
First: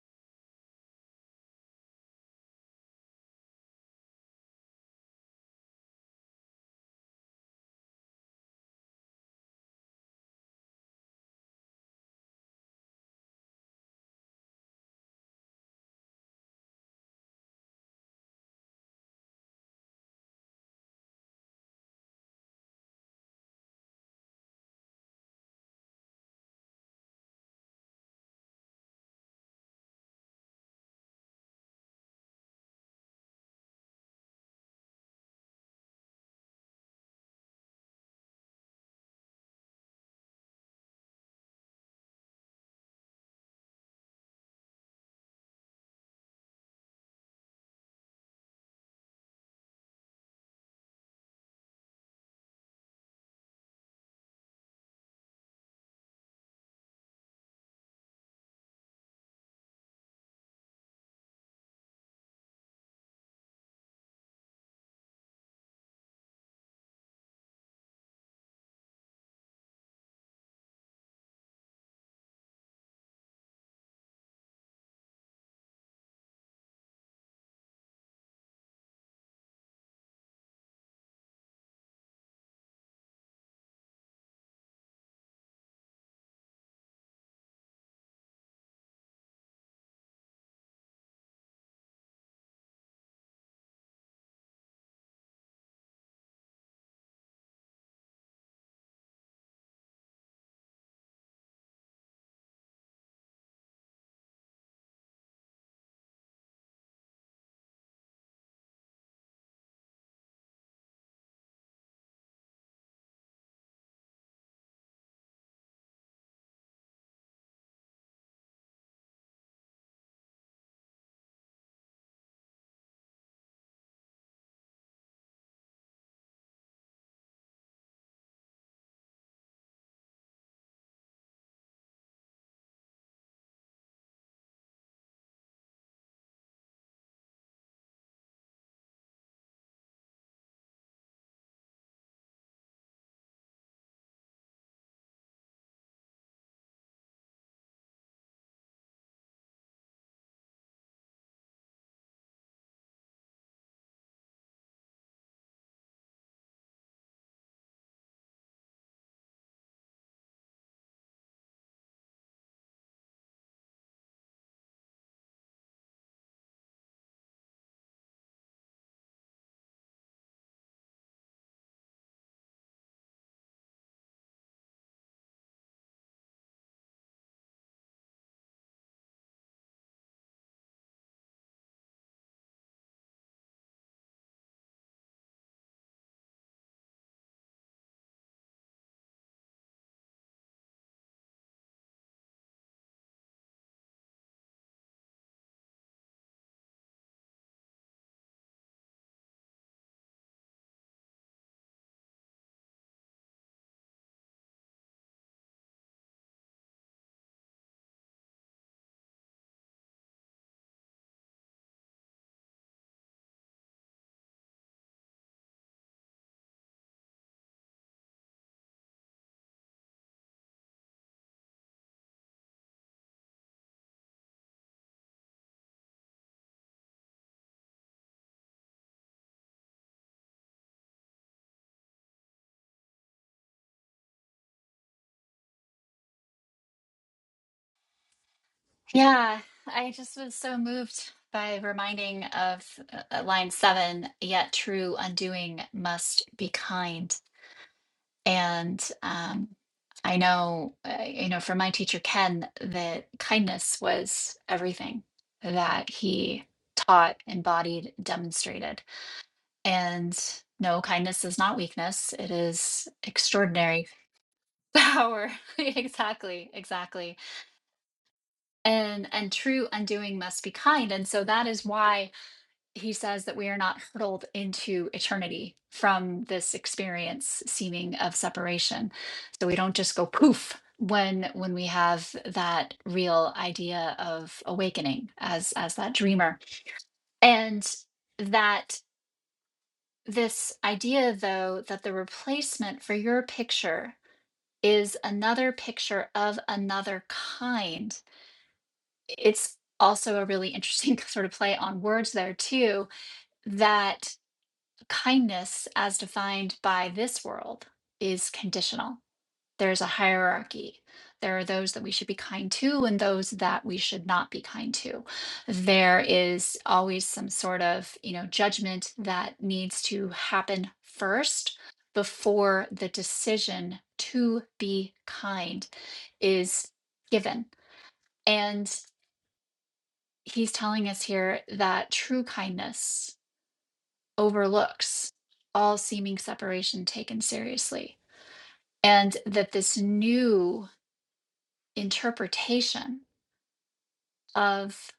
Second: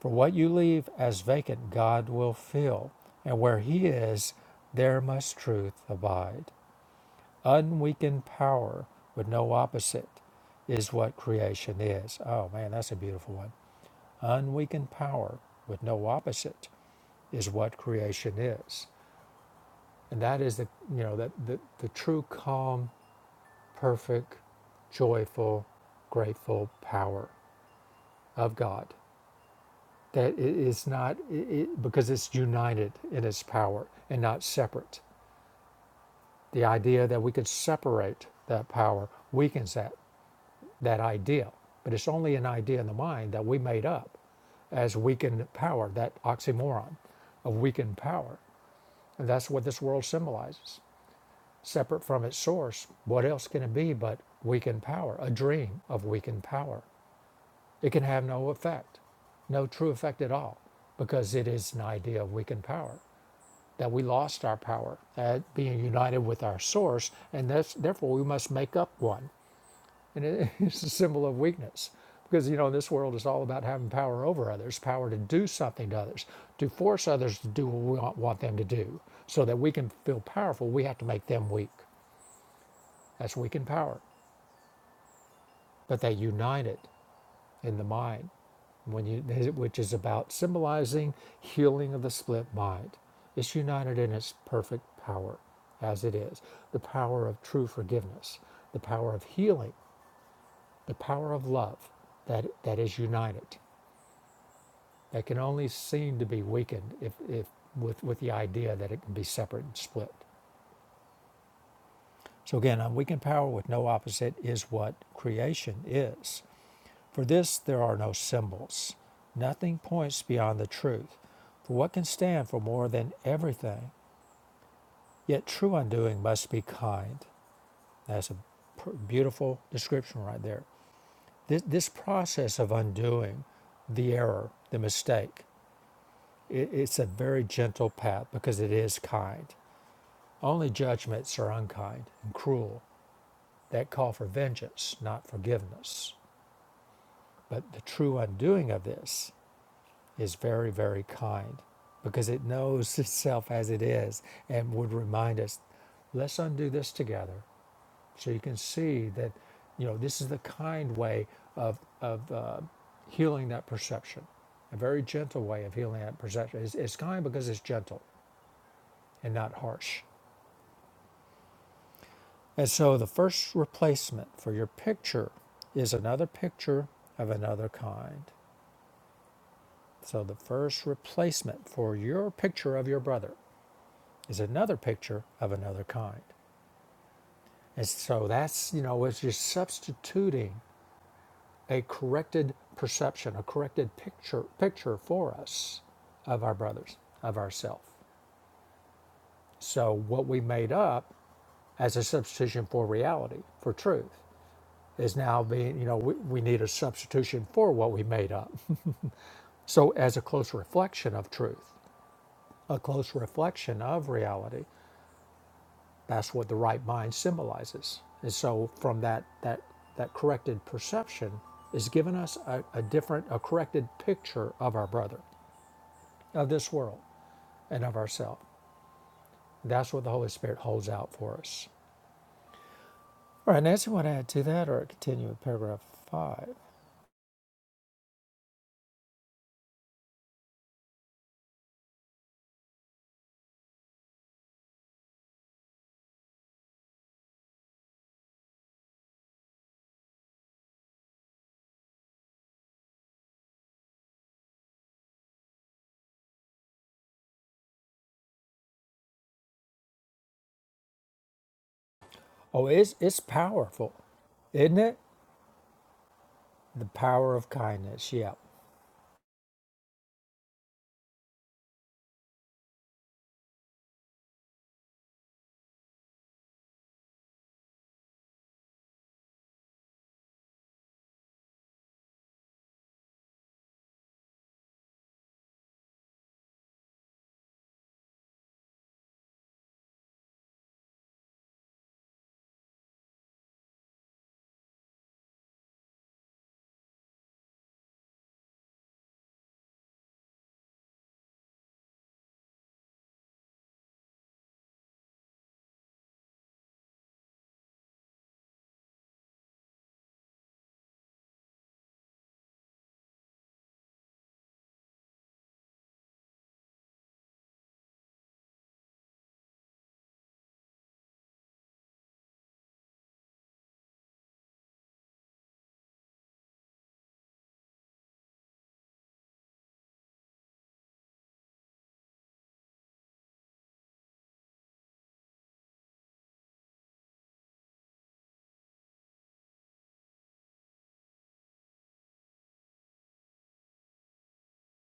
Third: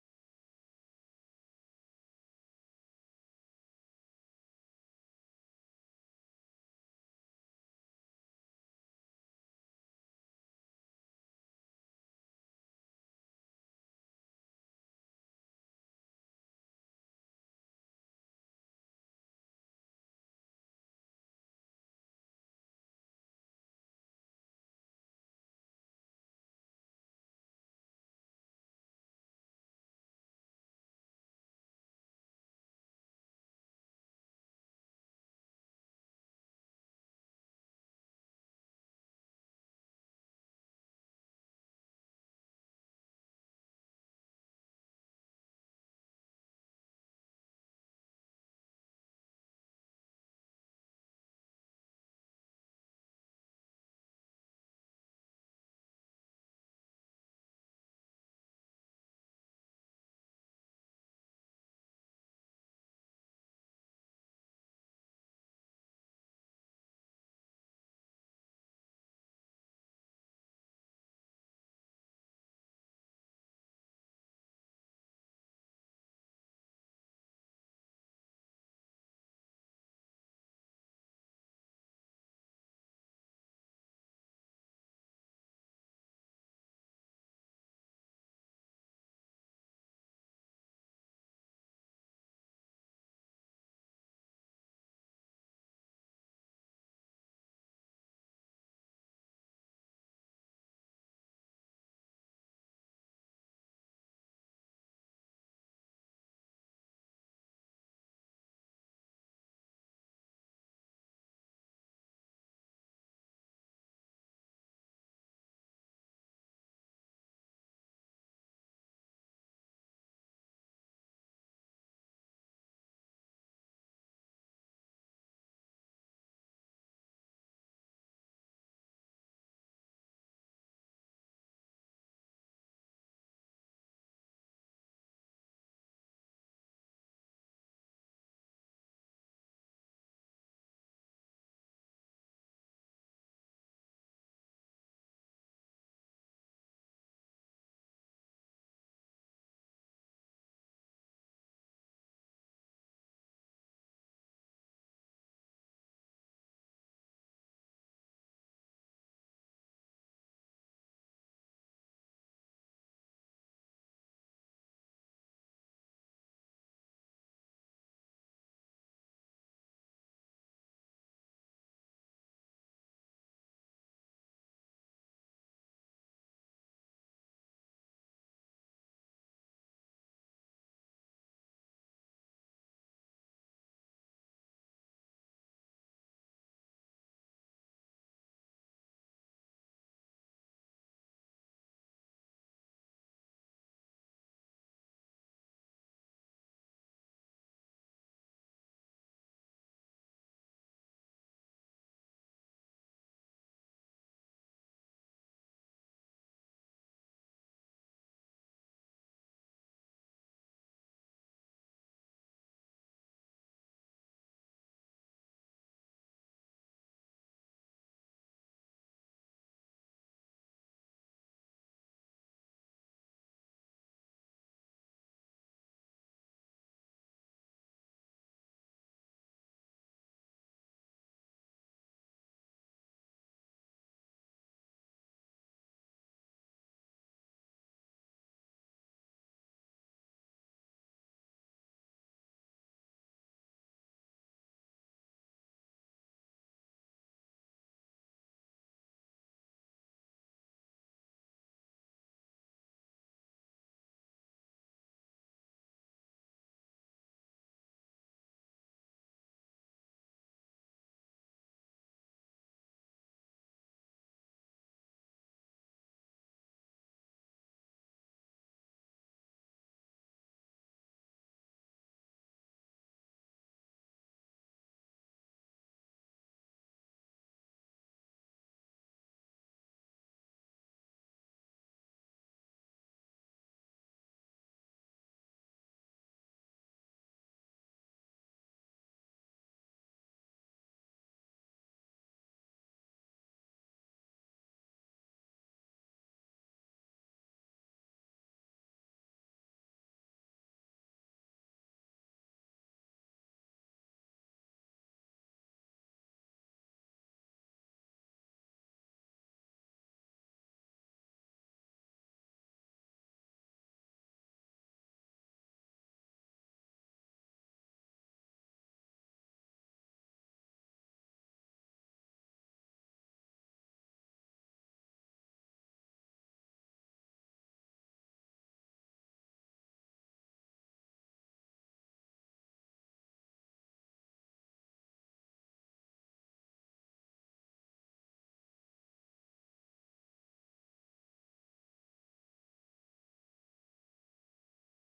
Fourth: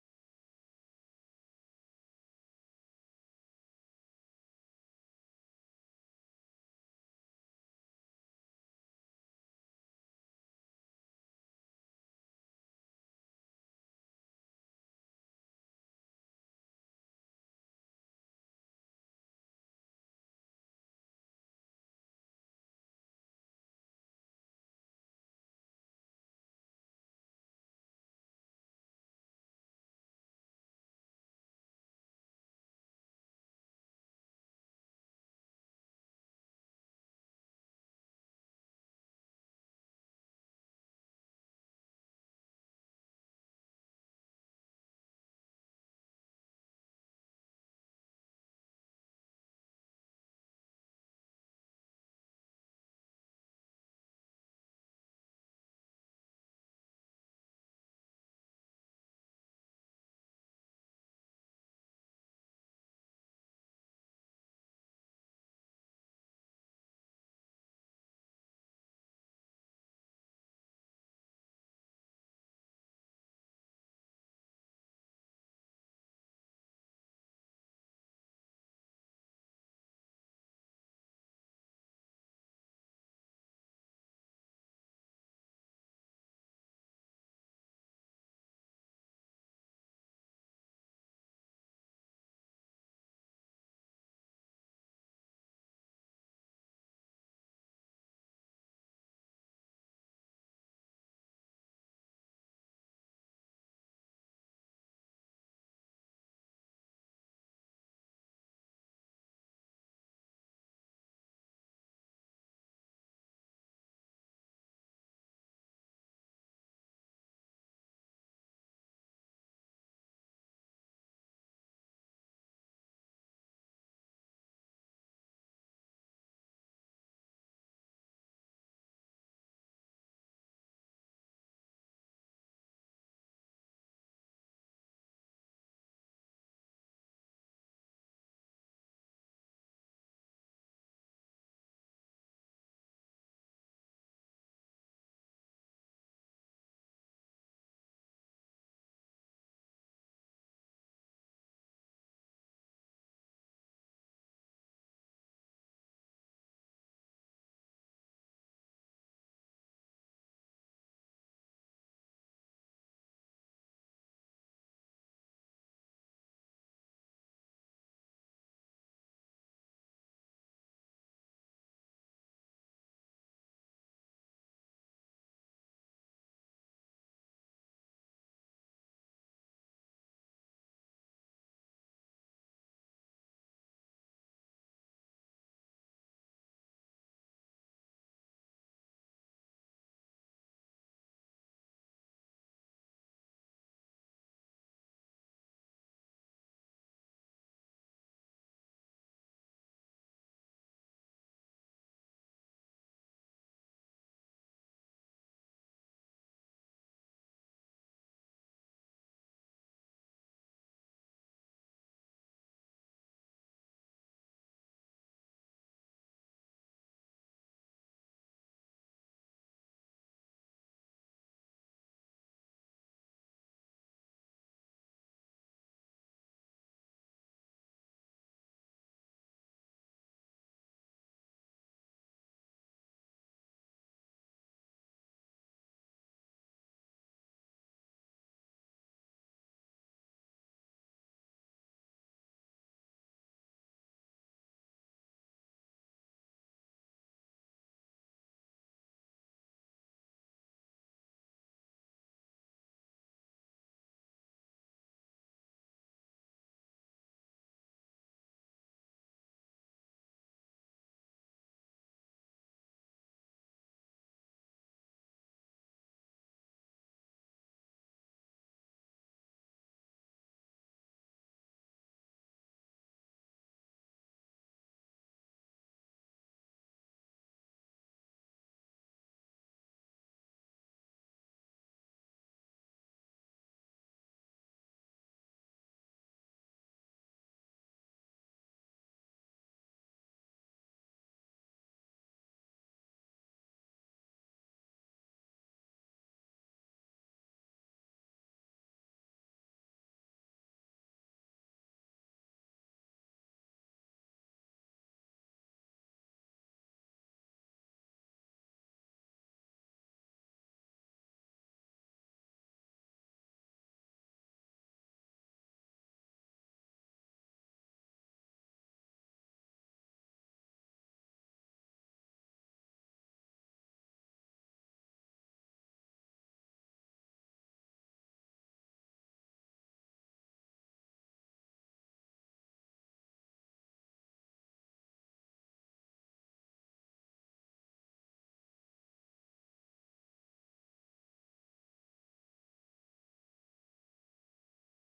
[SPEAKER 2] For what you leave as vacant, God will fill. And where He is, there must truth abide. Unweakened power with no opposite is what creation is. Oh man, that's a beautiful one. Unweakened power with no opposite is what creation is. And that is the you know that the, the true calm, perfect, joyful, grateful power of God that it is not it, because it's united in its power and not separate. The idea that we could separate that power weakens that that idea, but it's only an idea in the mind that we made up as weakened power, that oxymoron of weakened power, and that's what this world symbolizes. Separate from its source, what else can it be but weakened power? A dream of weakened power. It can have no effect, no true effect at all, because it is an idea of weakened power. that we lost our power at being united with our source, and that's, therefore we must make up one. And it, it's a symbol of weakness because you know this world is all about having power over others, power to do something to others, to force others to do what we want, want them to do, so that we can feel powerful. We have to make them weak. That's weak in power, but they united. in the mind, when you, which is about symbolizing healing of the split mind. It's united in its perfect power, as it is the power of true forgiveness, the power of healing, the power of love that, that is united, that can only seem to be weakened if, if with, with the idea that it can be separate and split. So again, unweakened power with no opposite is what creation is. For this there are no symbols. Nothing points beyond the truth. For what can stand for more than everything? Yet true undoing must be kind. That's a beautiful description right there. This, this process of undoing the error, the mistake, it, it's a very gentle path because it is kind. Only judgments are unkind and cruel that call for vengeance, not forgiveness. But the true undoing of this is very, very kind because it knows itself as it is and would remind us, let's undo this together so you can see that, you know, this is the kind way of, of uh, healing that perception. A very gentle way of healing that perception. It's, it's kind because it's gentle and not harsh. And so the first replacement for your picture is another picture of another kind. So the first replacement for your picture of your brother is another picture of another kind. And so that's, you know, it's just substituting a corrected perception, a corrected picture picture for us of our brothers, of ourself. So what we made up as a substitution for reality, for truth, is now being, you know, we, we need a substitution for what we made up. So as a close reflection of truth, a close reflection of reality, That's what the right mind symbolizes. And so from that that that corrected perception is given us a, a different, a corrected picture of our brother, of this world, and of ourselves. That's what the Holy Spirit holds out for us. All right, Nancy, want to add to that or continue with paragraph five?
[SPEAKER 1] Yeah, I just was so moved by reminding of uh, uh, line seven, yet true undoing must be kind. And um, I know, uh, you know, for my teacher Ken, that kindness was everything that he taught, embodied, demonstrated. And no, kindness is not weakness. It
[SPEAKER 2] Oh,
[SPEAKER 1] is
[SPEAKER 2] it's it's
[SPEAKER 1] extraordinary
[SPEAKER 2] powerful, isn't it?
[SPEAKER 1] power. exactly,
[SPEAKER 2] The
[SPEAKER 1] exactly.
[SPEAKER 2] power of kindness. Yeah.
[SPEAKER 1] And and true undoing must be kind. And so that is why he says that we are not hurtled into eternity from this experience seeming of separation so we don't just go poof when when we have that real idea of awakening as as that dreamer and that this idea though that the replacement for your picture is another picture of another kind it's also a really interesting sort of play on words there too that Kindness, as defined by this world, is conditional. There's a hierarchy. There are those that we should be kind to and those that we should not be kind to. There is always some sort of, you know, judgment that needs to happen first before the decision to be kind is given. And he's telling us here that true kindness overlooks all seeming separation taken seriously, and that this new interpretation of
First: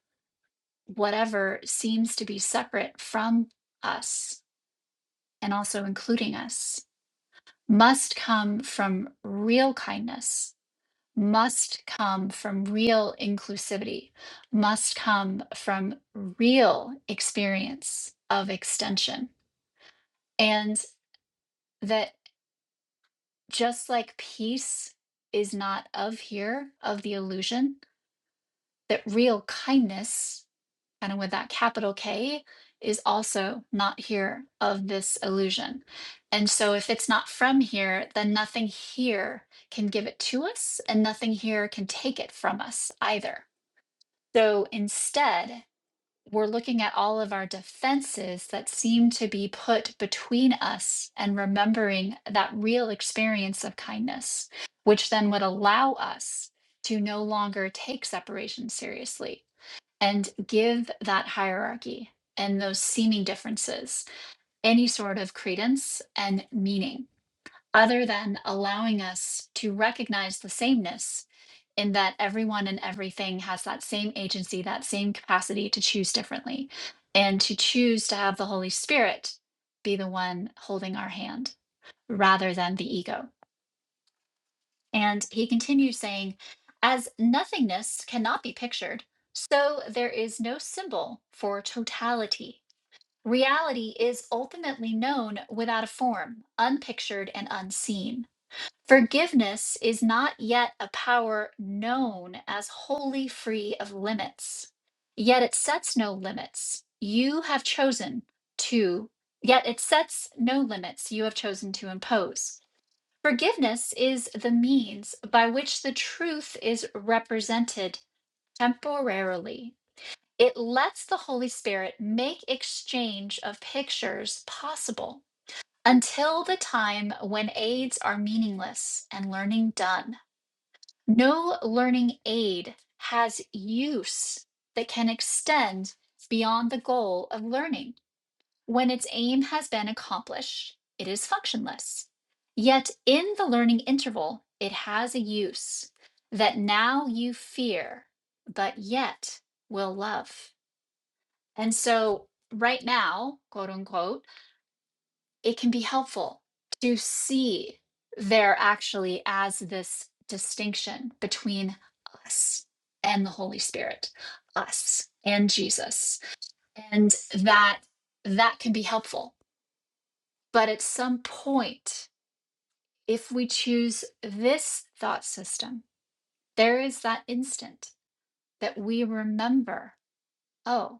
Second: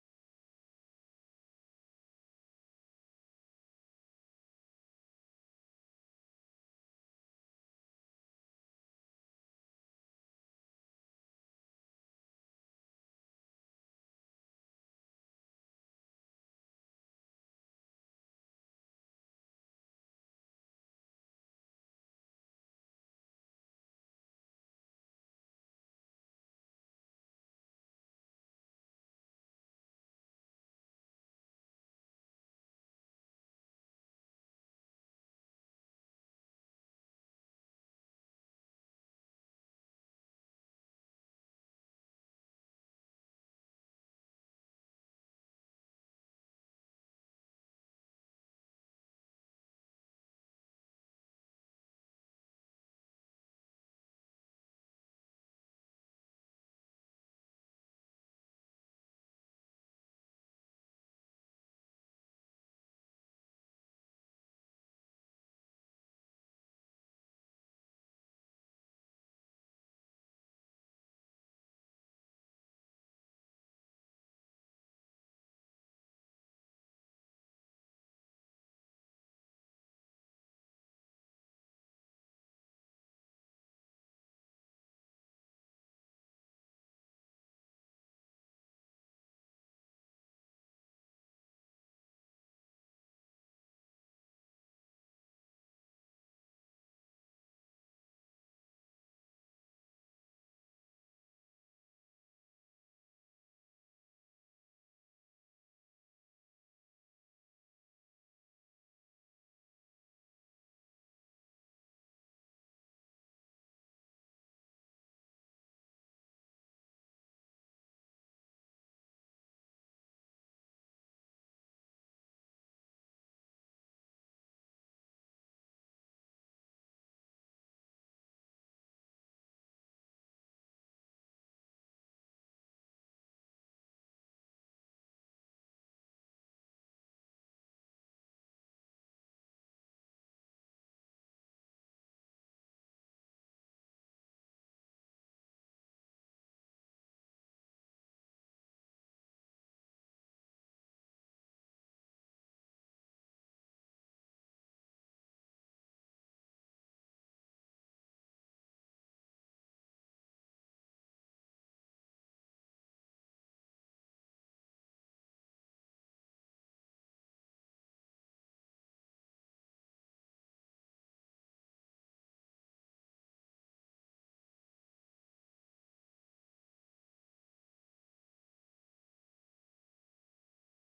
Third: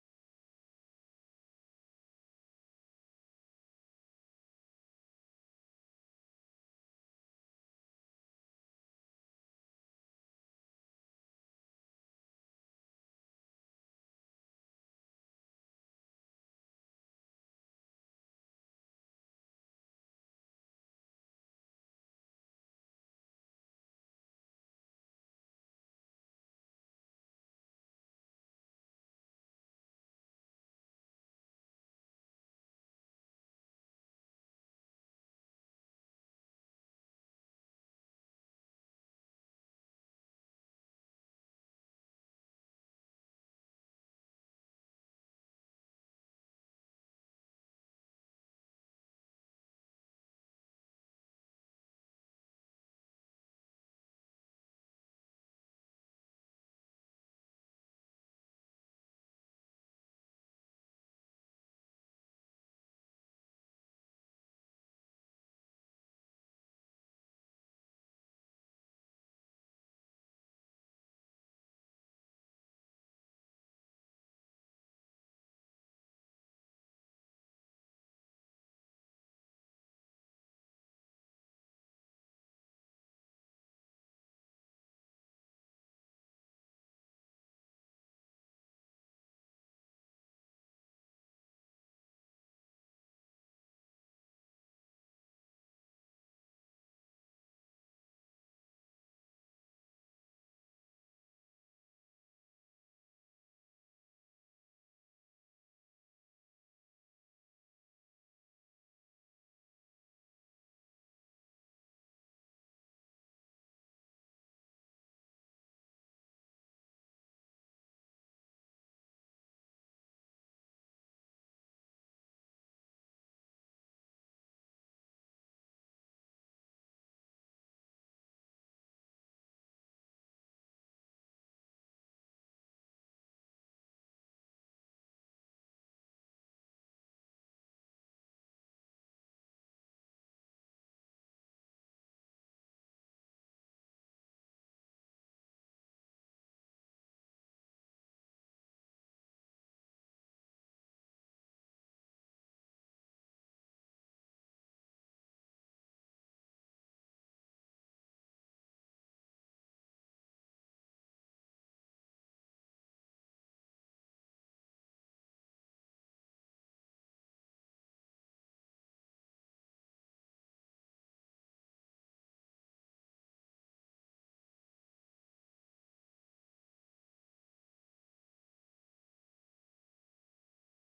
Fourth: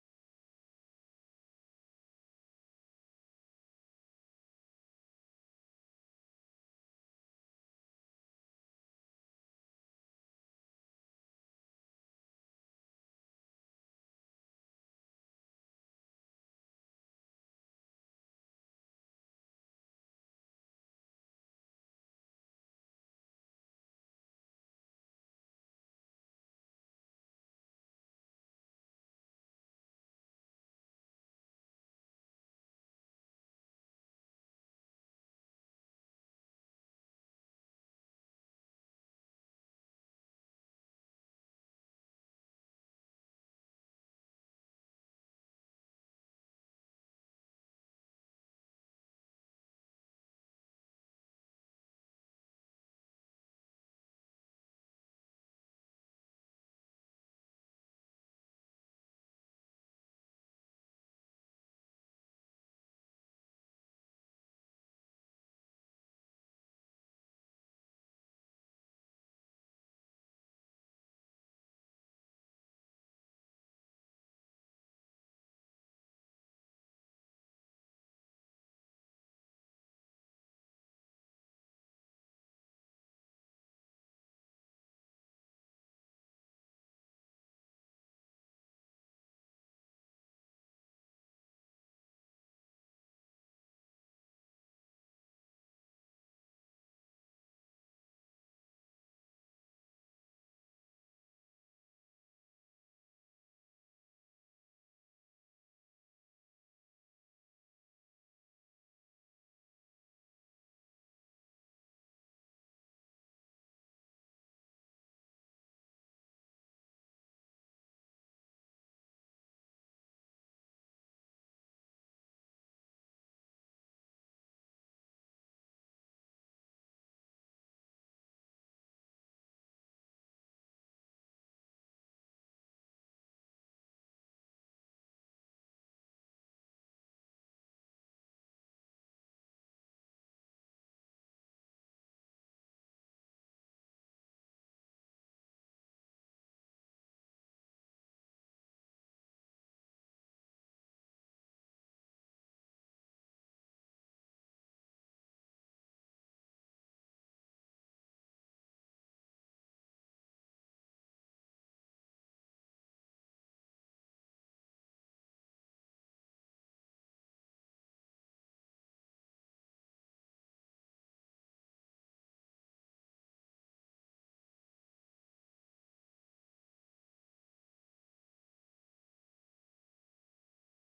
[SPEAKER 1] whatever seems to be separate from us and also including us must come from real kindness, must come from real inclusivity, must come from real experience of extension. And that just like peace is not of here, of the illusion, that real kindness, kind of with that capital K, is also not here of this illusion. And so, if it's not from here, then nothing here can give it to us, and nothing here can take it from us either. So, instead, we're looking at all of our defenses that seem to be put between us and remembering that real experience of kindness, which then would allow us to no longer take separation seriously and give that hierarchy and those seeming differences any sort of credence and meaning, other than allowing us to recognize the sameness in that everyone and everything has that same agency, that same capacity to choose differently, and to choose to have the Holy Spirit be the one holding our hand rather than the ego. And he continues saying, as nothingness cannot be pictured, so there is no symbol for totality. Reality is ultimately known without a form, unpictured and unseen. Forgiveness is not yet a power known as wholly free of limits, yet it sets no limits. You have chosen to, yet it sets no limits you have chosen to impose. Forgiveness is the means by which the truth is represented temporarily. It lets the Holy Spirit make exchange of pictures possible until the time when aids are meaningless and learning done, no learning aid has use that can extend beyond the goal of learning. When its aim has been accomplished, it is functionless. Yet in the learning interval, it has a use that now you fear, but yet will love. And so, right now, quote unquote, it can be helpful to see there actually as this distinction between us and the holy spirit us and jesus and that that can be helpful but at some point if we choose this thought system there is that instant that we remember oh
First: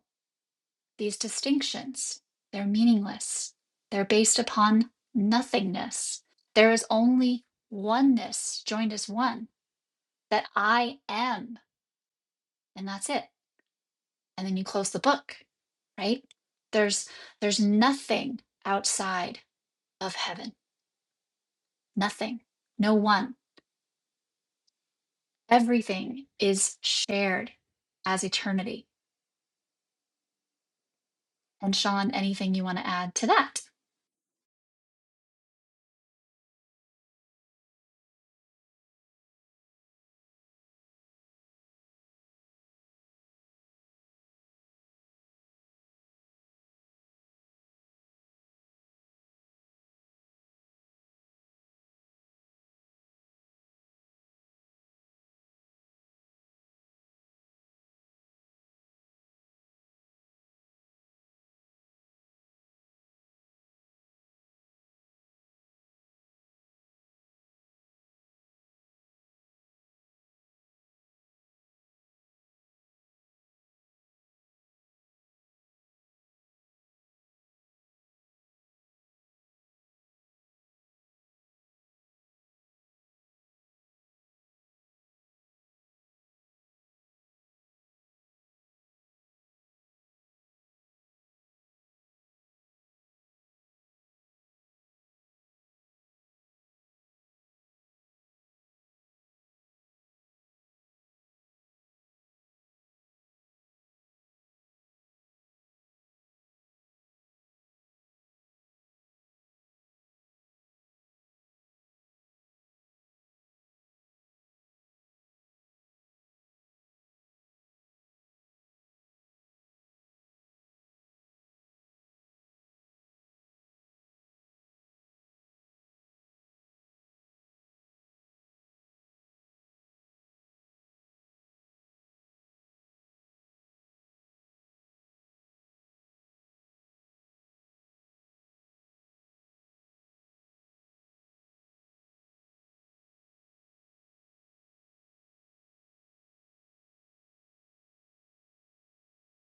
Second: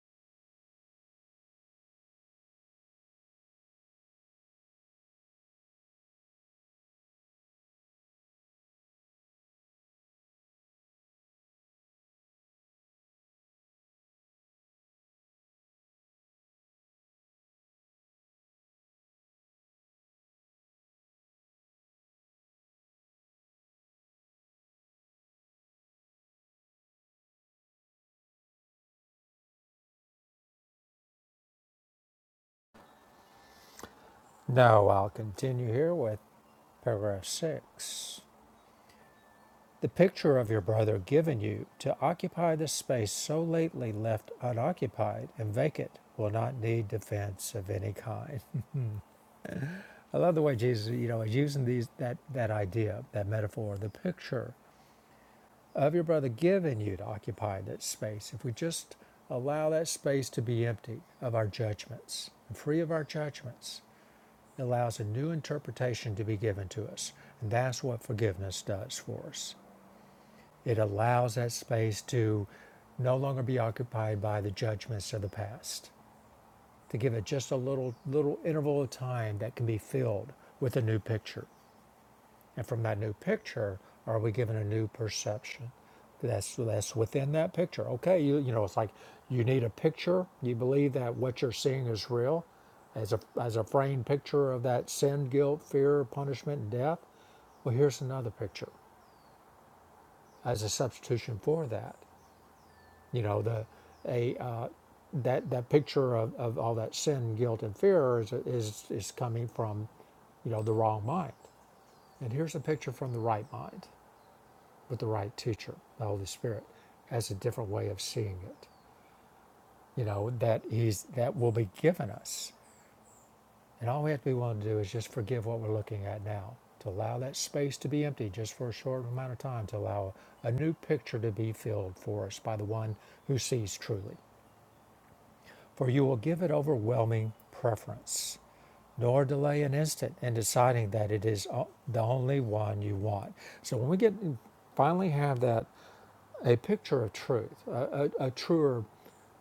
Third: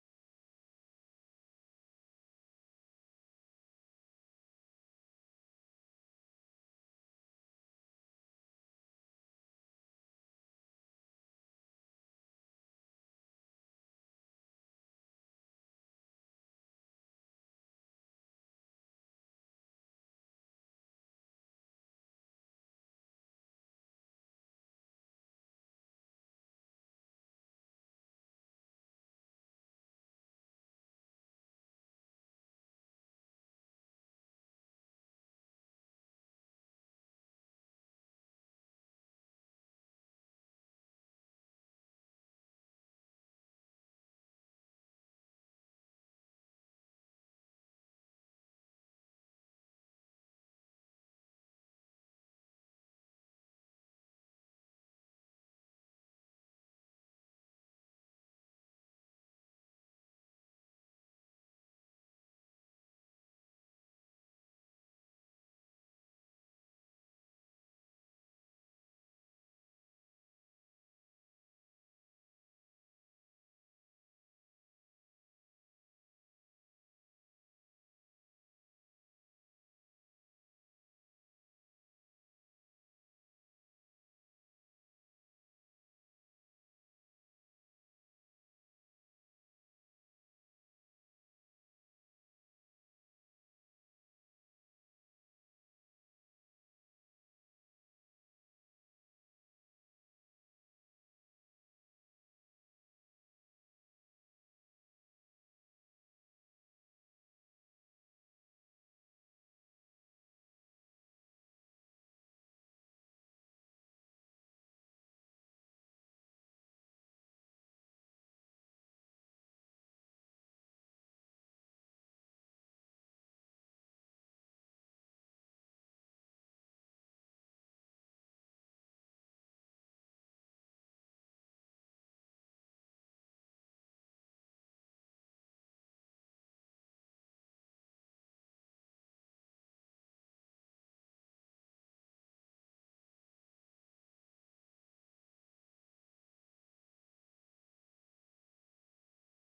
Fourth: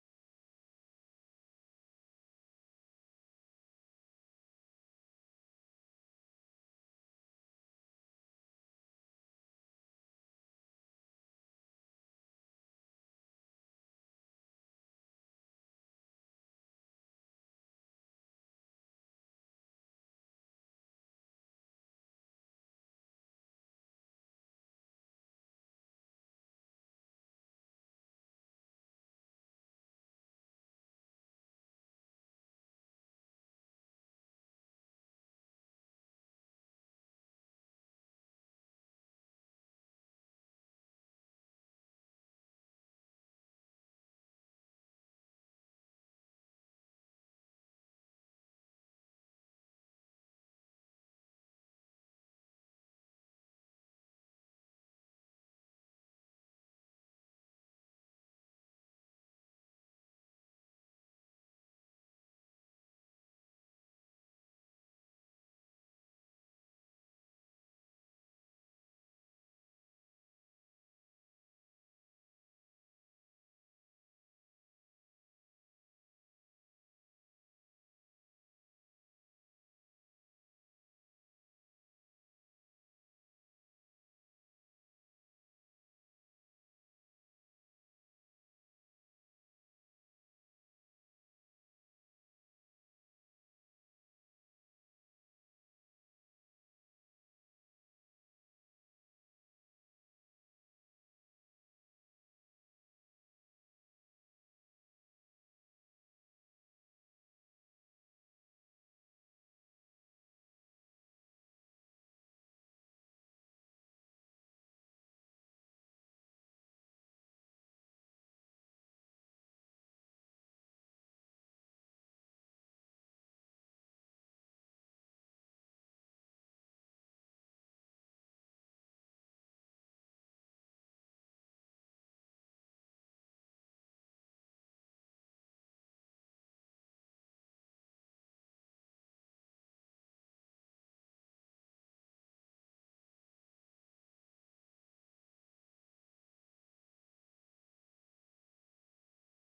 [SPEAKER 1] These distinctions, they're meaningless. They're based upon nothingness. There is only oneness joined as one that I am, and that's it. And then you close the book, right? There's there's nothing outside of heaven. Nothing. No one. Everything is shared as eternity. And Sean, anything you want to add to that?
[SPEAKER 2] No, I'll continue here with paragraph six. The picture of your brother given you to occupy the space so lately left unoccupied and vacant will not need defense of any kind. I love the way Jesus, you know, is using these that that idea, that metaphor, the picture of your brother given you to occupy that space. If we just allow that space to be empty of our judgments, and free of our judgments, it allows a new interpretation to be given to us. And that's what forgiveness does for us. It allows that space to no longer be occupied by the judgments of the past, to give it just a little little interval of time that can be filled with a new picture. And from that new picture, are we given a new perception? That's that's within that picture. Okay, you you know, it's like you need a picture. You believe that what you're seeing is real, as a as a framed picture of that sin, guilt, fear, punishment, and death. Well, here's another picture as a substitution for that. you know the a uh, that that picture of, of all that sin guilt and fear is, is is coming from you know the wrong mind and here's a picture from the right mind with the right teacher the holy spirit has a different way of seeing it you know that he's that will be given us and all we have to be willing to do is just forgive what we're looking at now to allow that space to be empty just for a short amount of time to allow a new picture to be filled for us by the one who sees truly for you will give it overwhelming preference, nor delay an instant in deciding that it is the only one you want. So when we get finally have that a picture of truth, a, a, a truer,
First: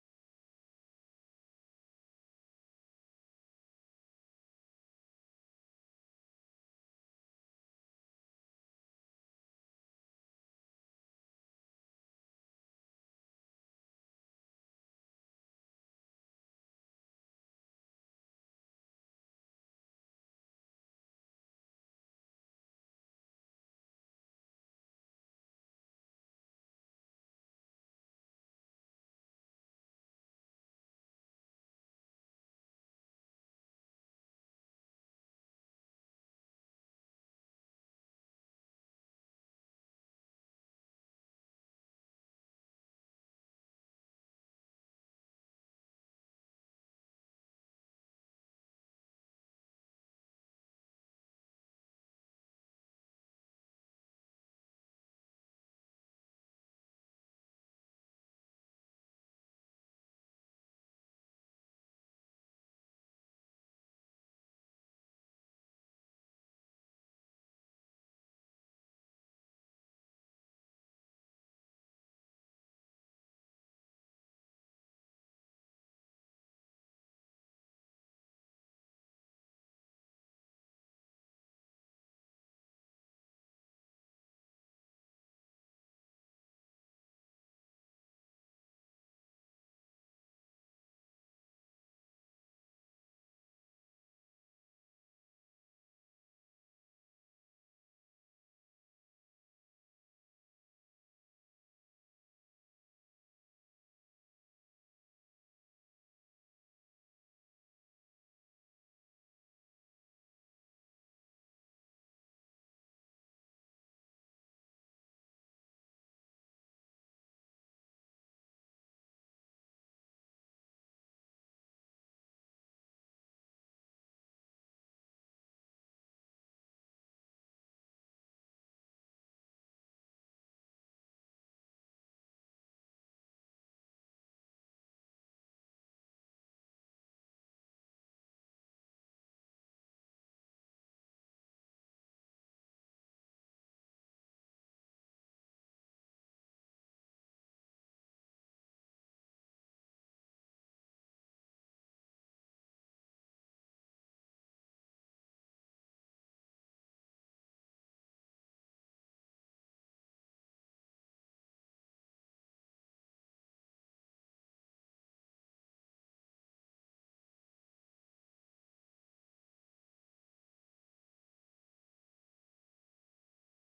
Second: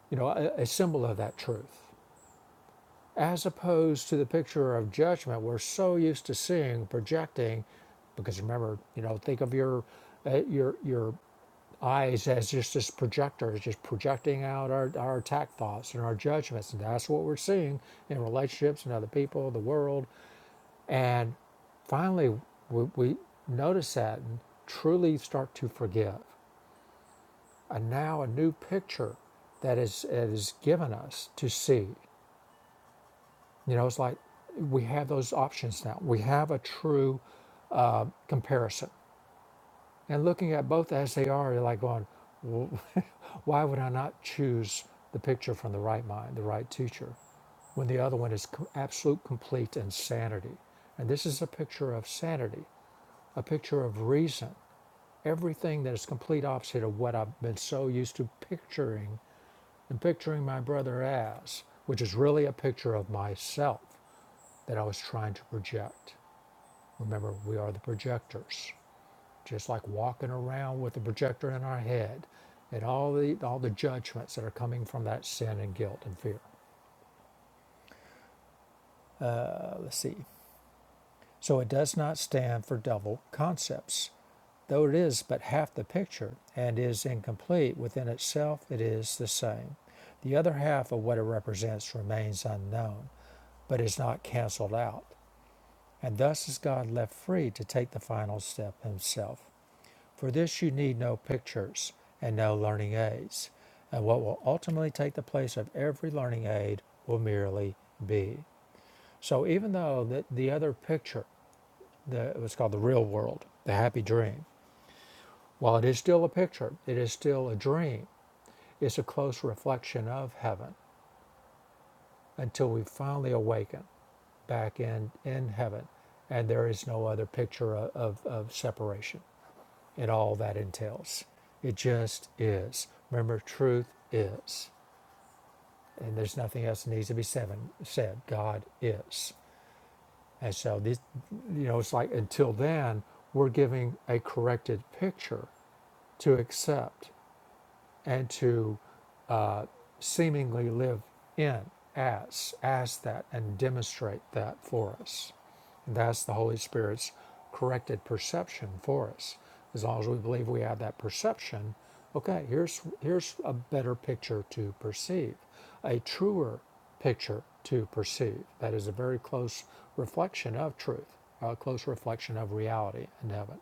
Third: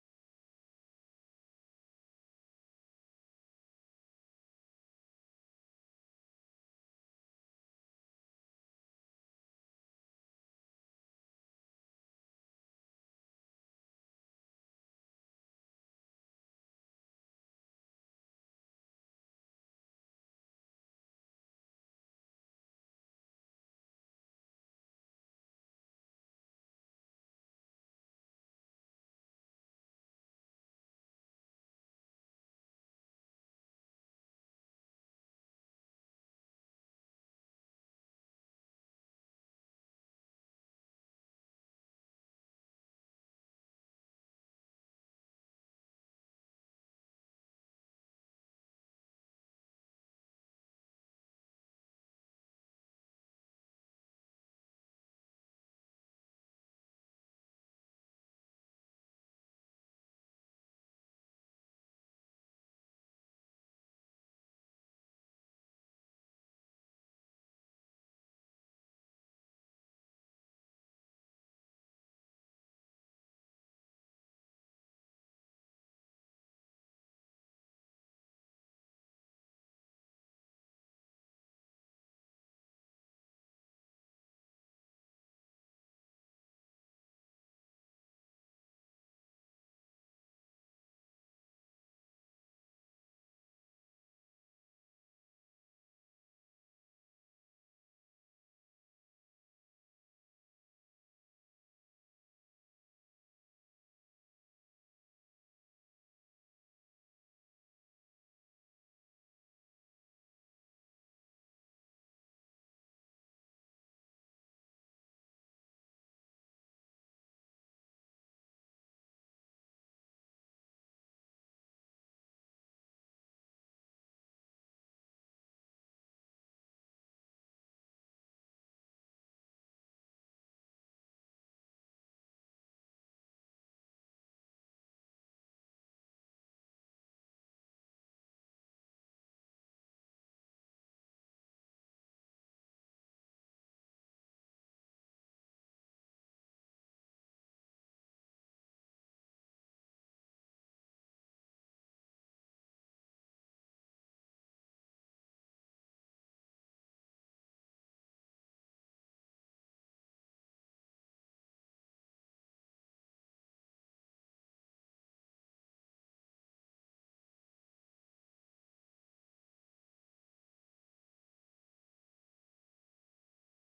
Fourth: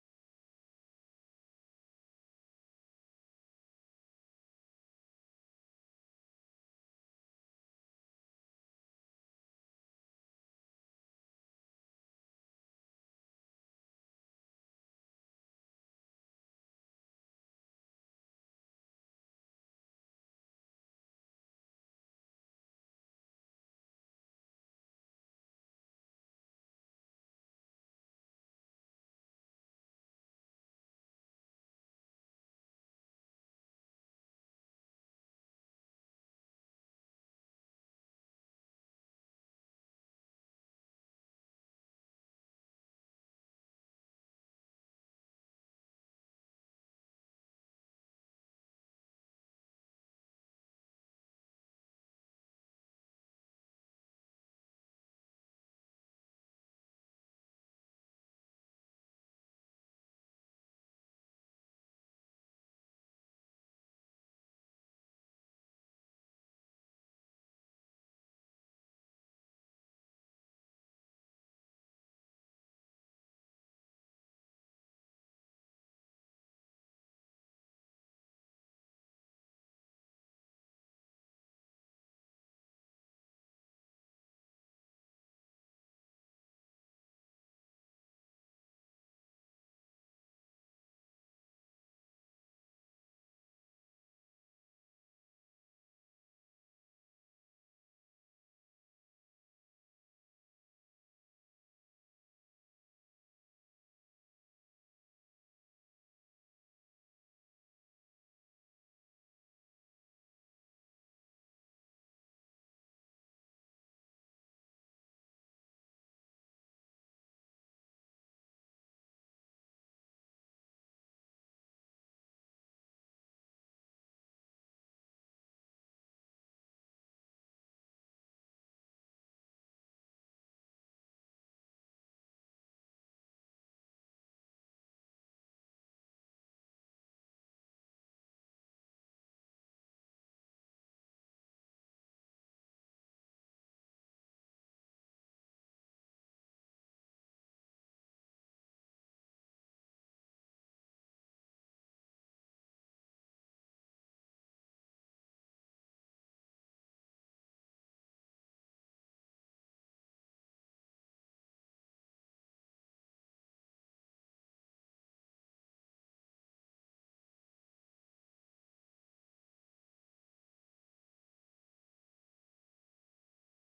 [SPEAKER 2] you know, a, a symbol of that truth, as opposed to the picture of judgment we're so used to seeing, projecting, because remember, you know, think of your uh, your your eyes as just this projector, just projecting out our, our attack thoughts and our judgments. And that's what we're seeing in relationships and other people, the world. And finally, we, we notice that and truly start to forgive. And now a new picture that is, is given us to see. You know, it's like we have those options now. We have a true comparison And looking at both as they are, you're like going, "Wh- why would I not choose the picture from the right mind, the right teacher, when the other one is co- absolute complete insanity? And this is a picture of sanity, a picture of reason, everything that is complete opposite of what I've been so used to picturing and picturing my brother as, which is really a picture of myself that I was trying to project. Remember, we are the projectors just like walking around with the projector in our head and all the all the judgments that are coming from that sin and guilt and fear. Let's see. So it does not stand for double concepts. Though it is but half the picture and is incomplete within itself, it is the same. The other half of what it represents remains unknown, but is not cancelled out, and thus is God left free to take the final step himself. For this you need no pictures and no learning aids, and what will ultimately take the place of every learning aid will merely be. So even though the, the other picture, the, what's called the real world, the happy dream, while it is still a picture, it is still a dream. It's a close reflection of heaven until we finally awaken back in, in heaven, and there is no other picture of, of, of separation. and all that entails. It just is. Remember, truth is. And there's nothing else that needs to be said. said. God is. And so, this, you know, it's like until then, we're giving a corrected picture to accept and to uh, seemingly live in as as that and demonstrate that for us. And that's the Holy Spirit's corrected perception for us. As long as we believe we have that perception, okay, here's here's a better picture to perceive, a truer picture to perceive. That is a very close reflection of truth, a close reflection of reality in heaven.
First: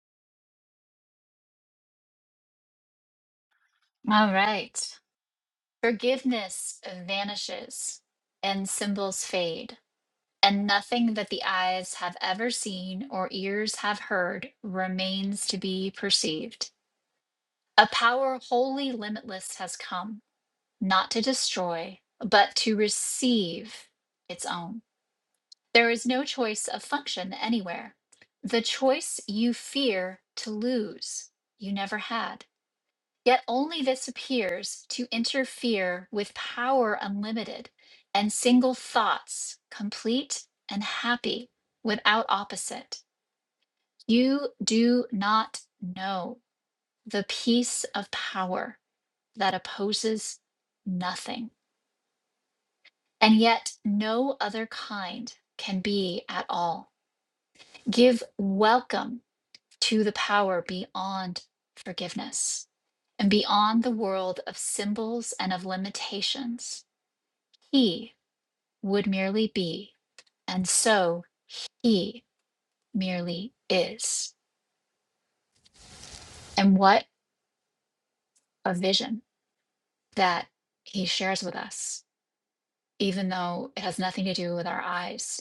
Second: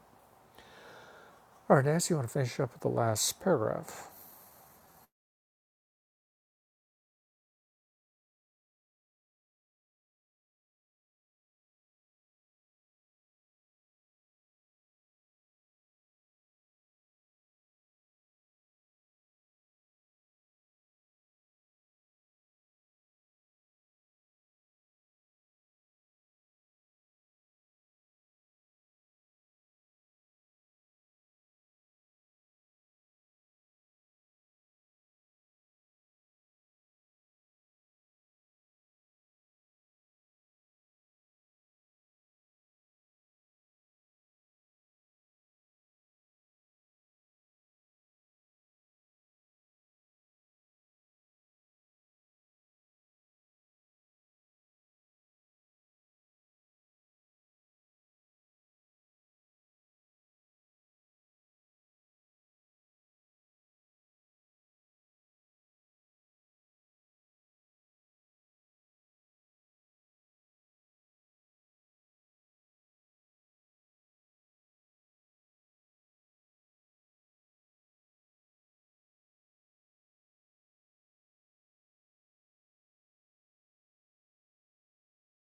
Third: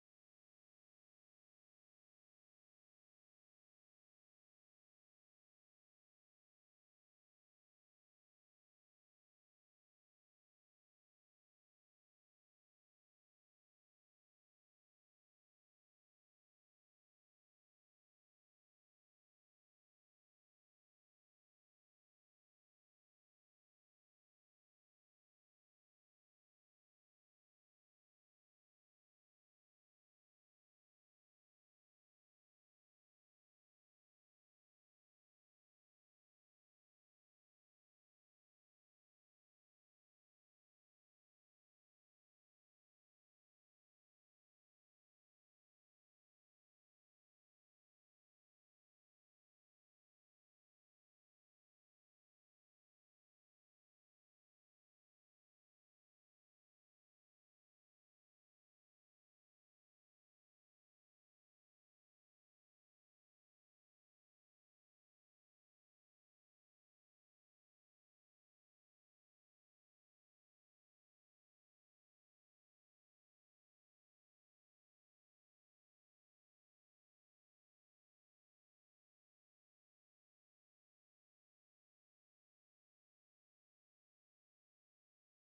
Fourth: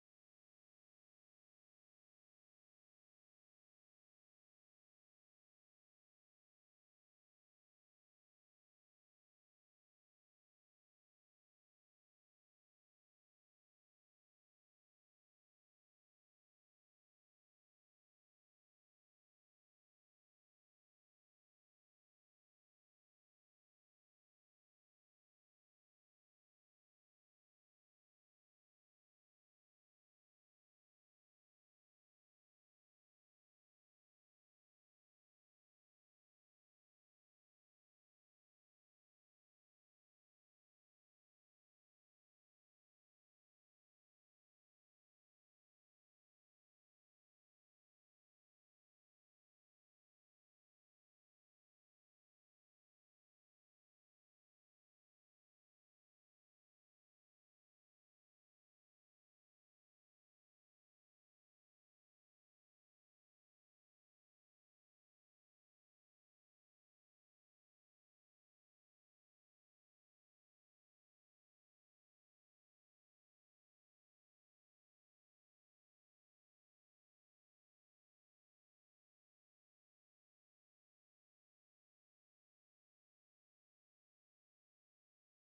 [SPEAKER 2] All right, Nancy, you want to finish up with the last paragraph?
[SPEAKER 1] All right. Forgiveness vanishes and symbols fade, and nothing that the eyes have ever seen or ears have heard remains to be perceived. A power wholly limitless has come, not to destroy, but to receive its own. There is no choice of function anywhere. The choice you fear to lose, you never had. Yet only this appears to interfere with power unlimited and single thoughts, complete and happy, without opposite. You do not know the peace of power that opposes nothing, and yet no other kind can be at all. Give welcome to the power beyond forgiveness and beyond the world of symbols and of limitations He would merely be, and so he merely is. And what a vision that he shares with us, even though it has nothing to do with our eyes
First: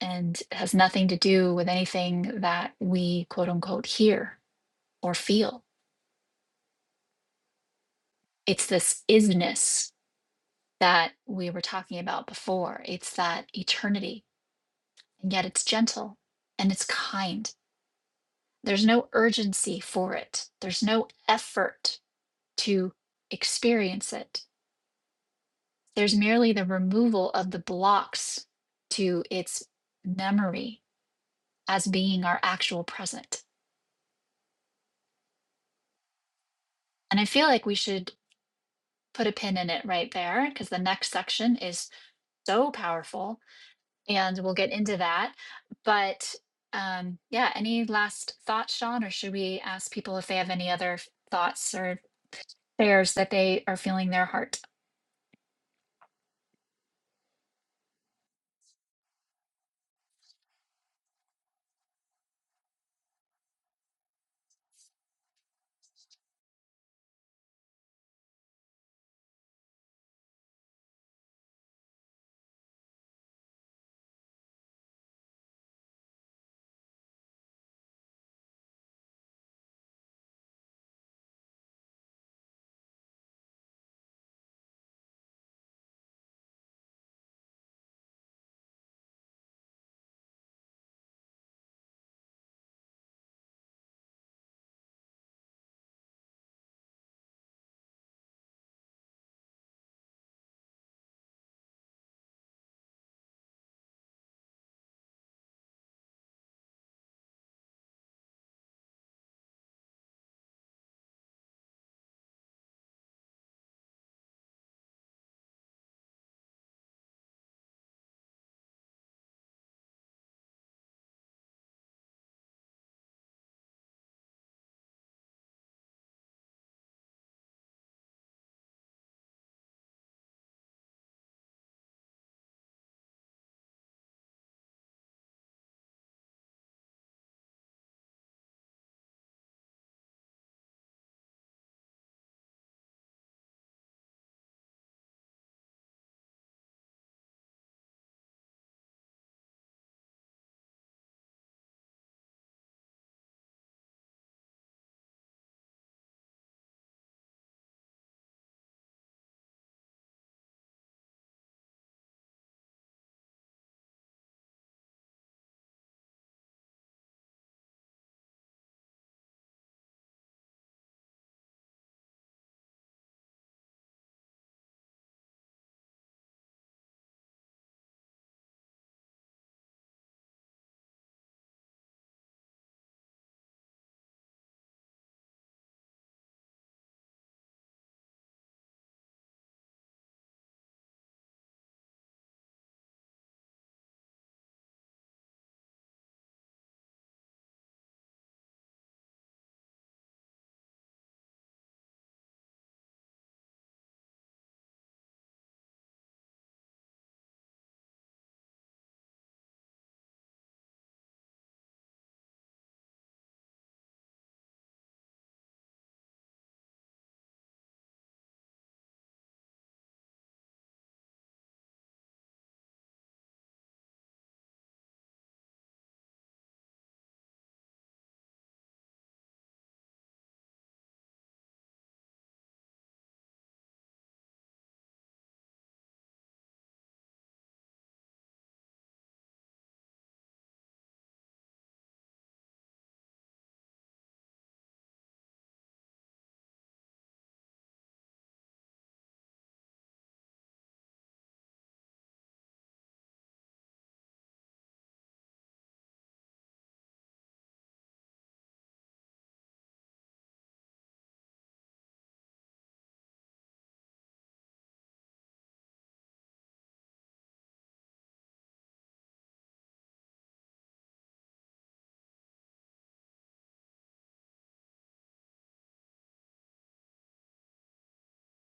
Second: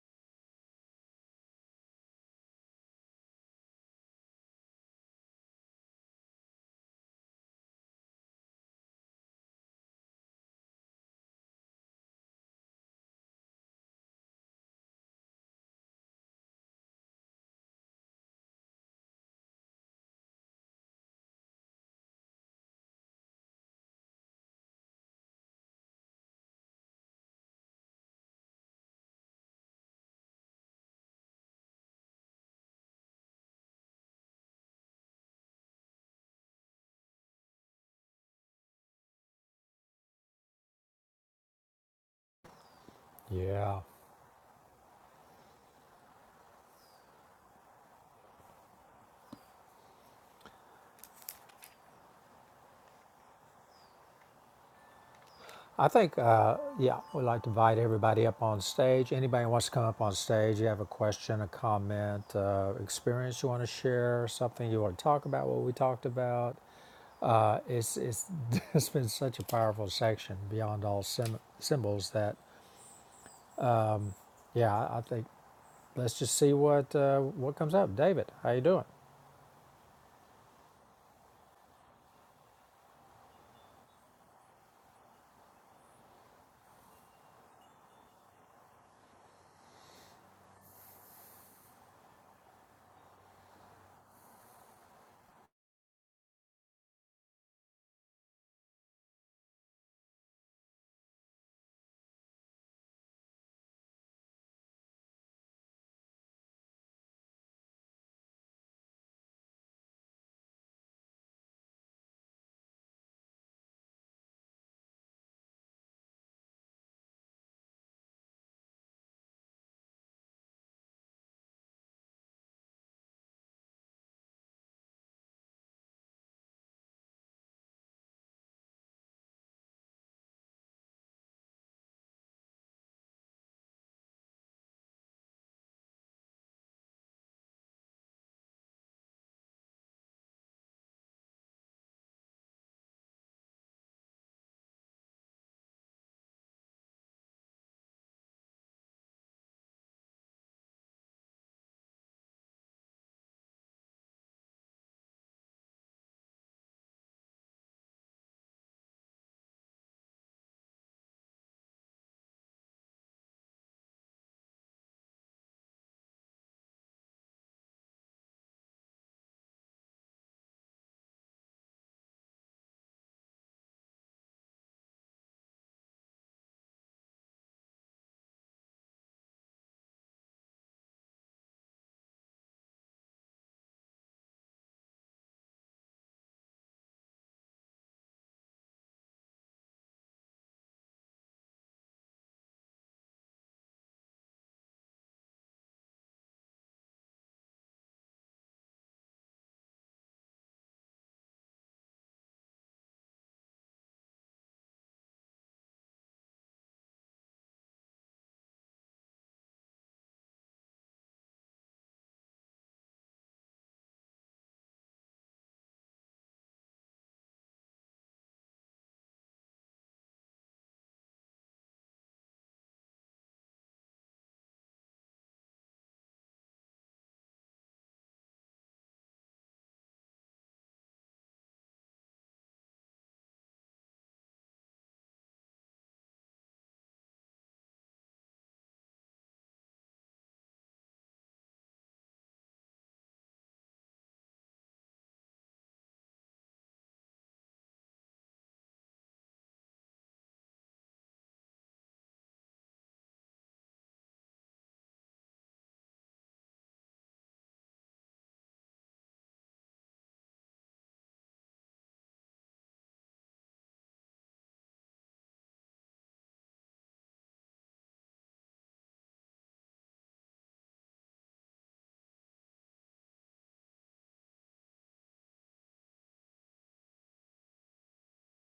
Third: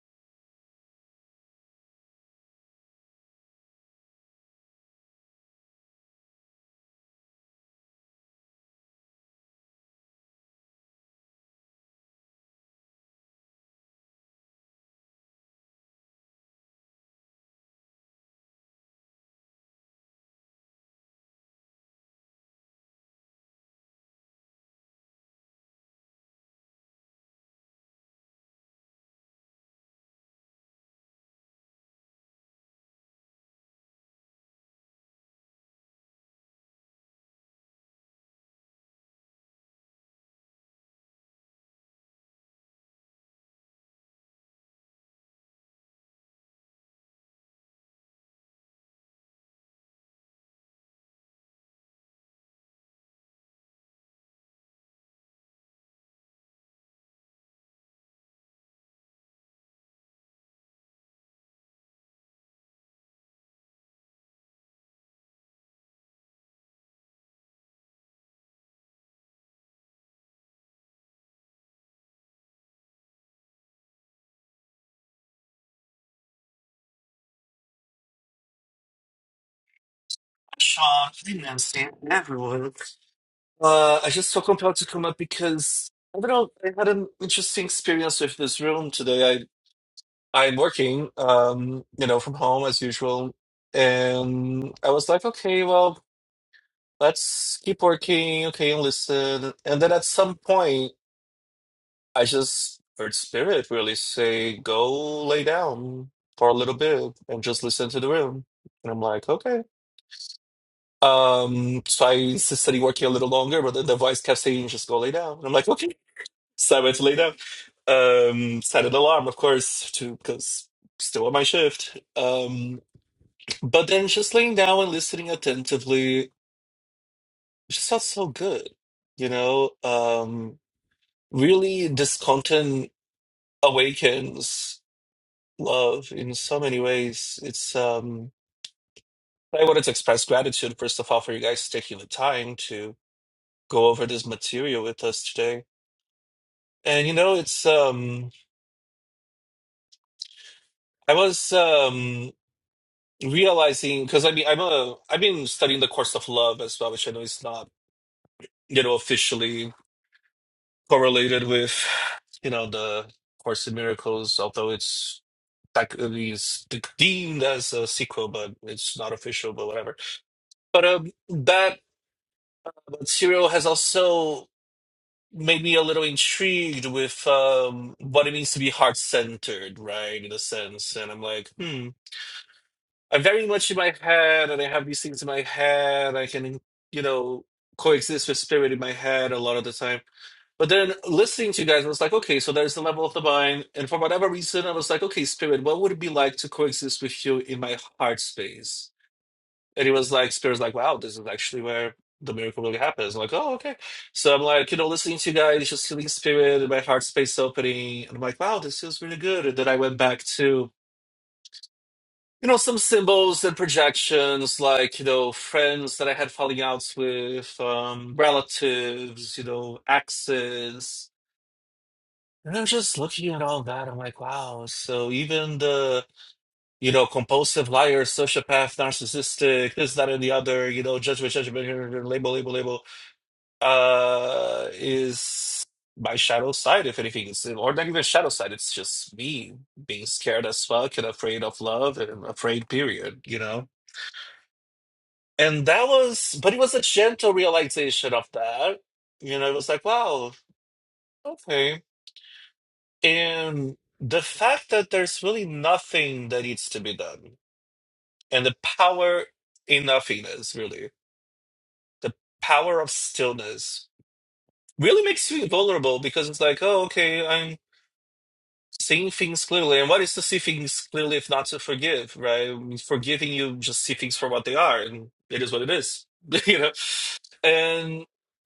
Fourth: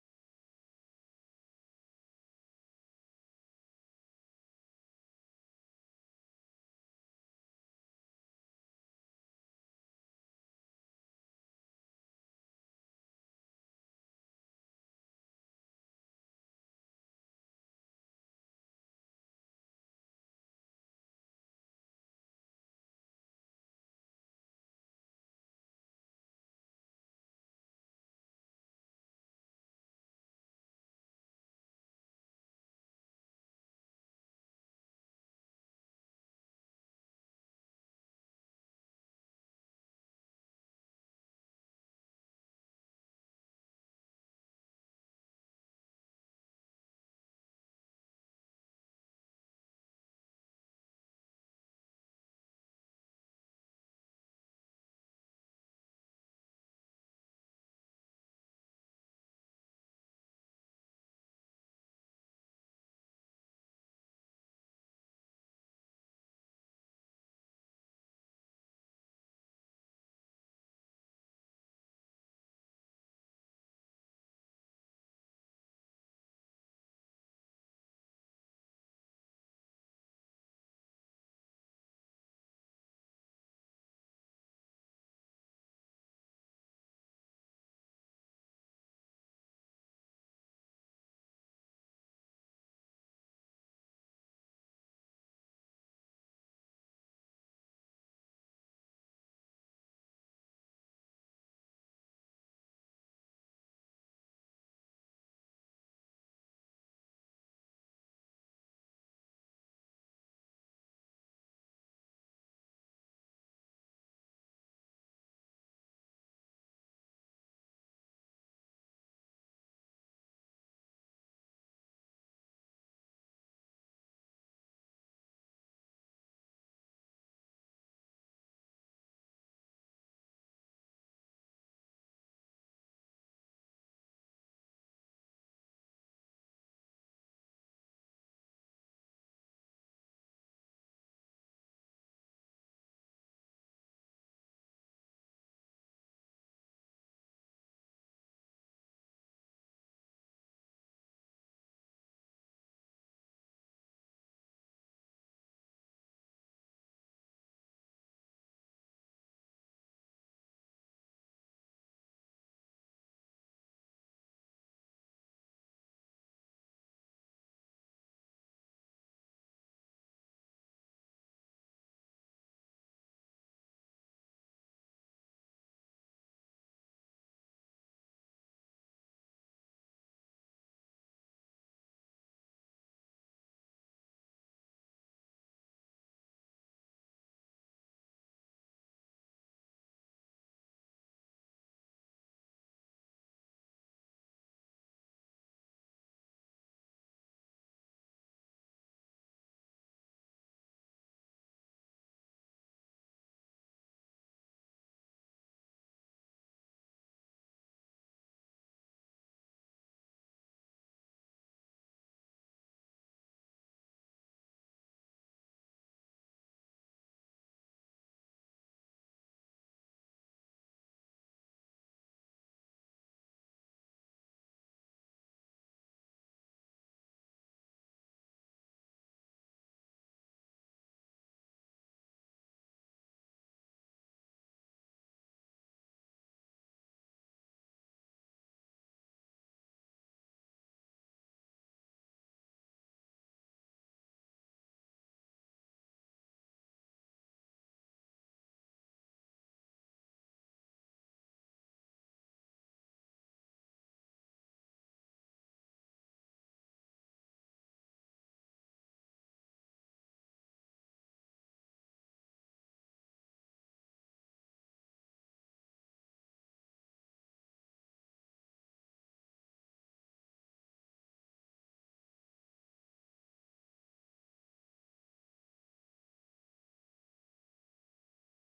[SPEAKER 1] and has nothing to do with anything that we quote unquote hear or feel. It's this isness that we were talking about before. It's that eternity, and yet it's gentle and it's kind. There's no urgency for it, there's no effort to experience it. There's merely the removal of the blocks to its memory as being our actual present. And I feel like we should put a pin in it right there because the next section is so powerful
[SPEAKER 2] Yeah.
[SPEAKER 1] and we'll get into that. But um, yeah, any last thoughts, Sean, or should we ask people if they have any other thoughts or shares that they are feeling their heart?
[SPEAKER 2] I think, uh, yeah, we'd like to invite everybody up on stage. Anybody who wants to come up on stage, you have a question, a comment, uh, experience you want to share, something you want to talk about, what we talked about. Uh, it's, it's, it's been such a powerful section beyond all sym symbols that, yeah, I I think let's just see what uh, what comes up. David, how you doing?
[SPEAKER 3] Sean, hey Nancy, everyone. Uh, I just felt compelled to come up because I don't know. I had an interesting experience with this room today. I I'm working, um, you know, from home as usual, and I was like, okay, well, let's keep working, okay, and listen. And then at some point, I just heard spirit really say, "Go lay down for a little bit and just listen to the room." And I'm like, okay. Um, so I insisted on working a little longer, but then the voice kept saying, just go lay down. And I'm like, okay. So I went to lay down. Um, set an alarm, of course, to because still on my shift. Um, but then just laying down and listening attentively just felt so good, you know? Um, really, this content awakens love in so many ways. It's, um, I wanted to express gratitude, first of all, for you guys taking the time to go over this material with us today And you know, it's um I was um realizing because I mean I'm a I've been studying the course of love as well, which I know is not, you know, officially correlated with, you know, the Course in Miracles, although it's technically is deemed as a sequel, but it's not official, but whatever. But um that serial has also made me a little intrigued with um what it means to be heart centered, right? In a sense. And I'm like, hmm I'm very much in my head, and I have these things in my head. I can, you know, coexist with spirit in my head a lot of the time. But then listening to you guys, I was like, okay, so there's the level of the mind. And for whatever reason, I was like, okay, spirit, what would it be like to coexist with you in my heart space? And it was like, spirit's like, wow, this is actually where the miracle really happens. I'm like, oh, okay. So I'm like, you know, listening to you guys, just feeling spirit and my heart space opening. And I'm like, wow, this feels really good. And then I went back to you know, some symbols and projections, like, you know, friends that I had falling outs with, um, relatives, you know, exes. And I'm just looking at all that. I'm like, wow. So even the, you know, compulsive liar, sociopath, narcissistic, this, that, and the other, you know, judgment, judgment, label, label, label, uh, is my shadow side, if anything. It's, or not even shadow side. It's just me being scared as fuck and afraid of love and afraid, period, you know? And that was, but it was a gentle realization of that. You know, it was like, wow, okay. And the fact that there's really nothing that needs to be done, and the power in nothingness, really, the power of stillness really makes you vulnerable because it's like, oh, okay, I'm. seeing things clearly. And what is to see things clearly if not to forgive, right? I mean, Forgiving you just see things for what they are, and it is what it is, you know. And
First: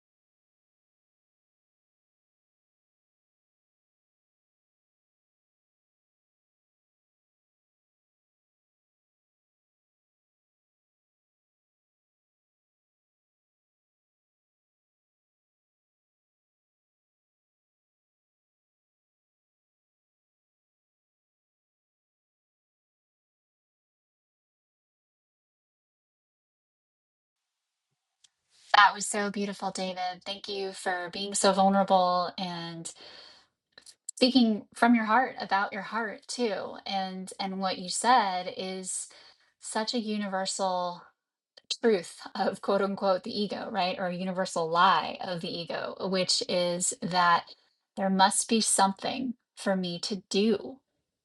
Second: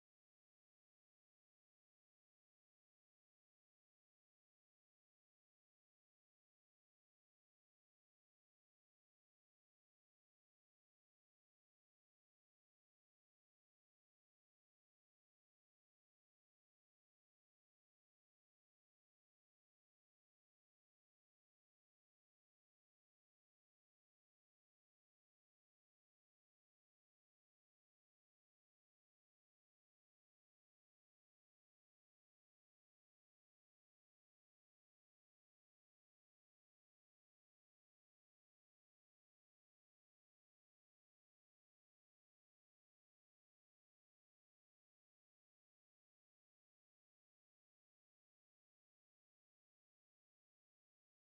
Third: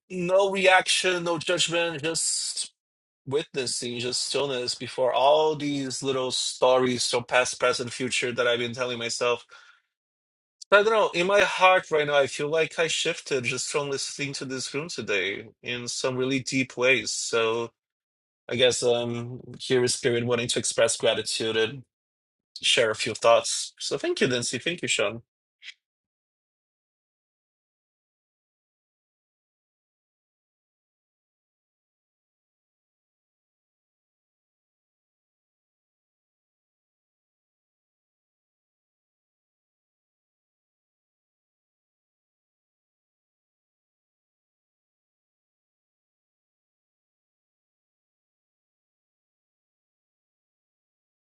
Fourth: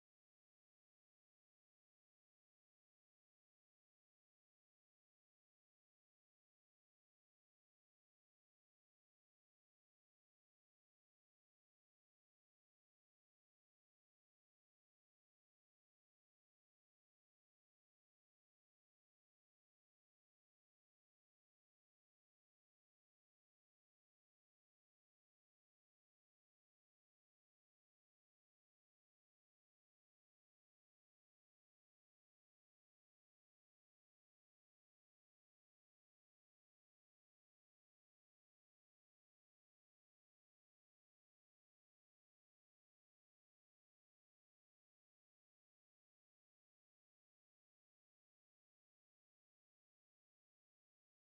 [SPEAKER 3] no reaction, no judgment, just witnessing, just stillness before all these little stories from past, present, future that I've been telling myself. I don't know. In my heart right now, I feel like I shifted just from listening to this room today in some really deep ways. So. I guess um here is Spirit wanting to express gratitude and share a few thoughts. So thank you, Nancy. Thank you, Sean.
[SPEAKER 1] That was so beautiful, David. Thank you for being so vulnerable and speaking from your heart about your heart too and and what you said is such a universal truth of quote unquote the ego, right? Or a universal lie of the ego, which is that there must be something for me to do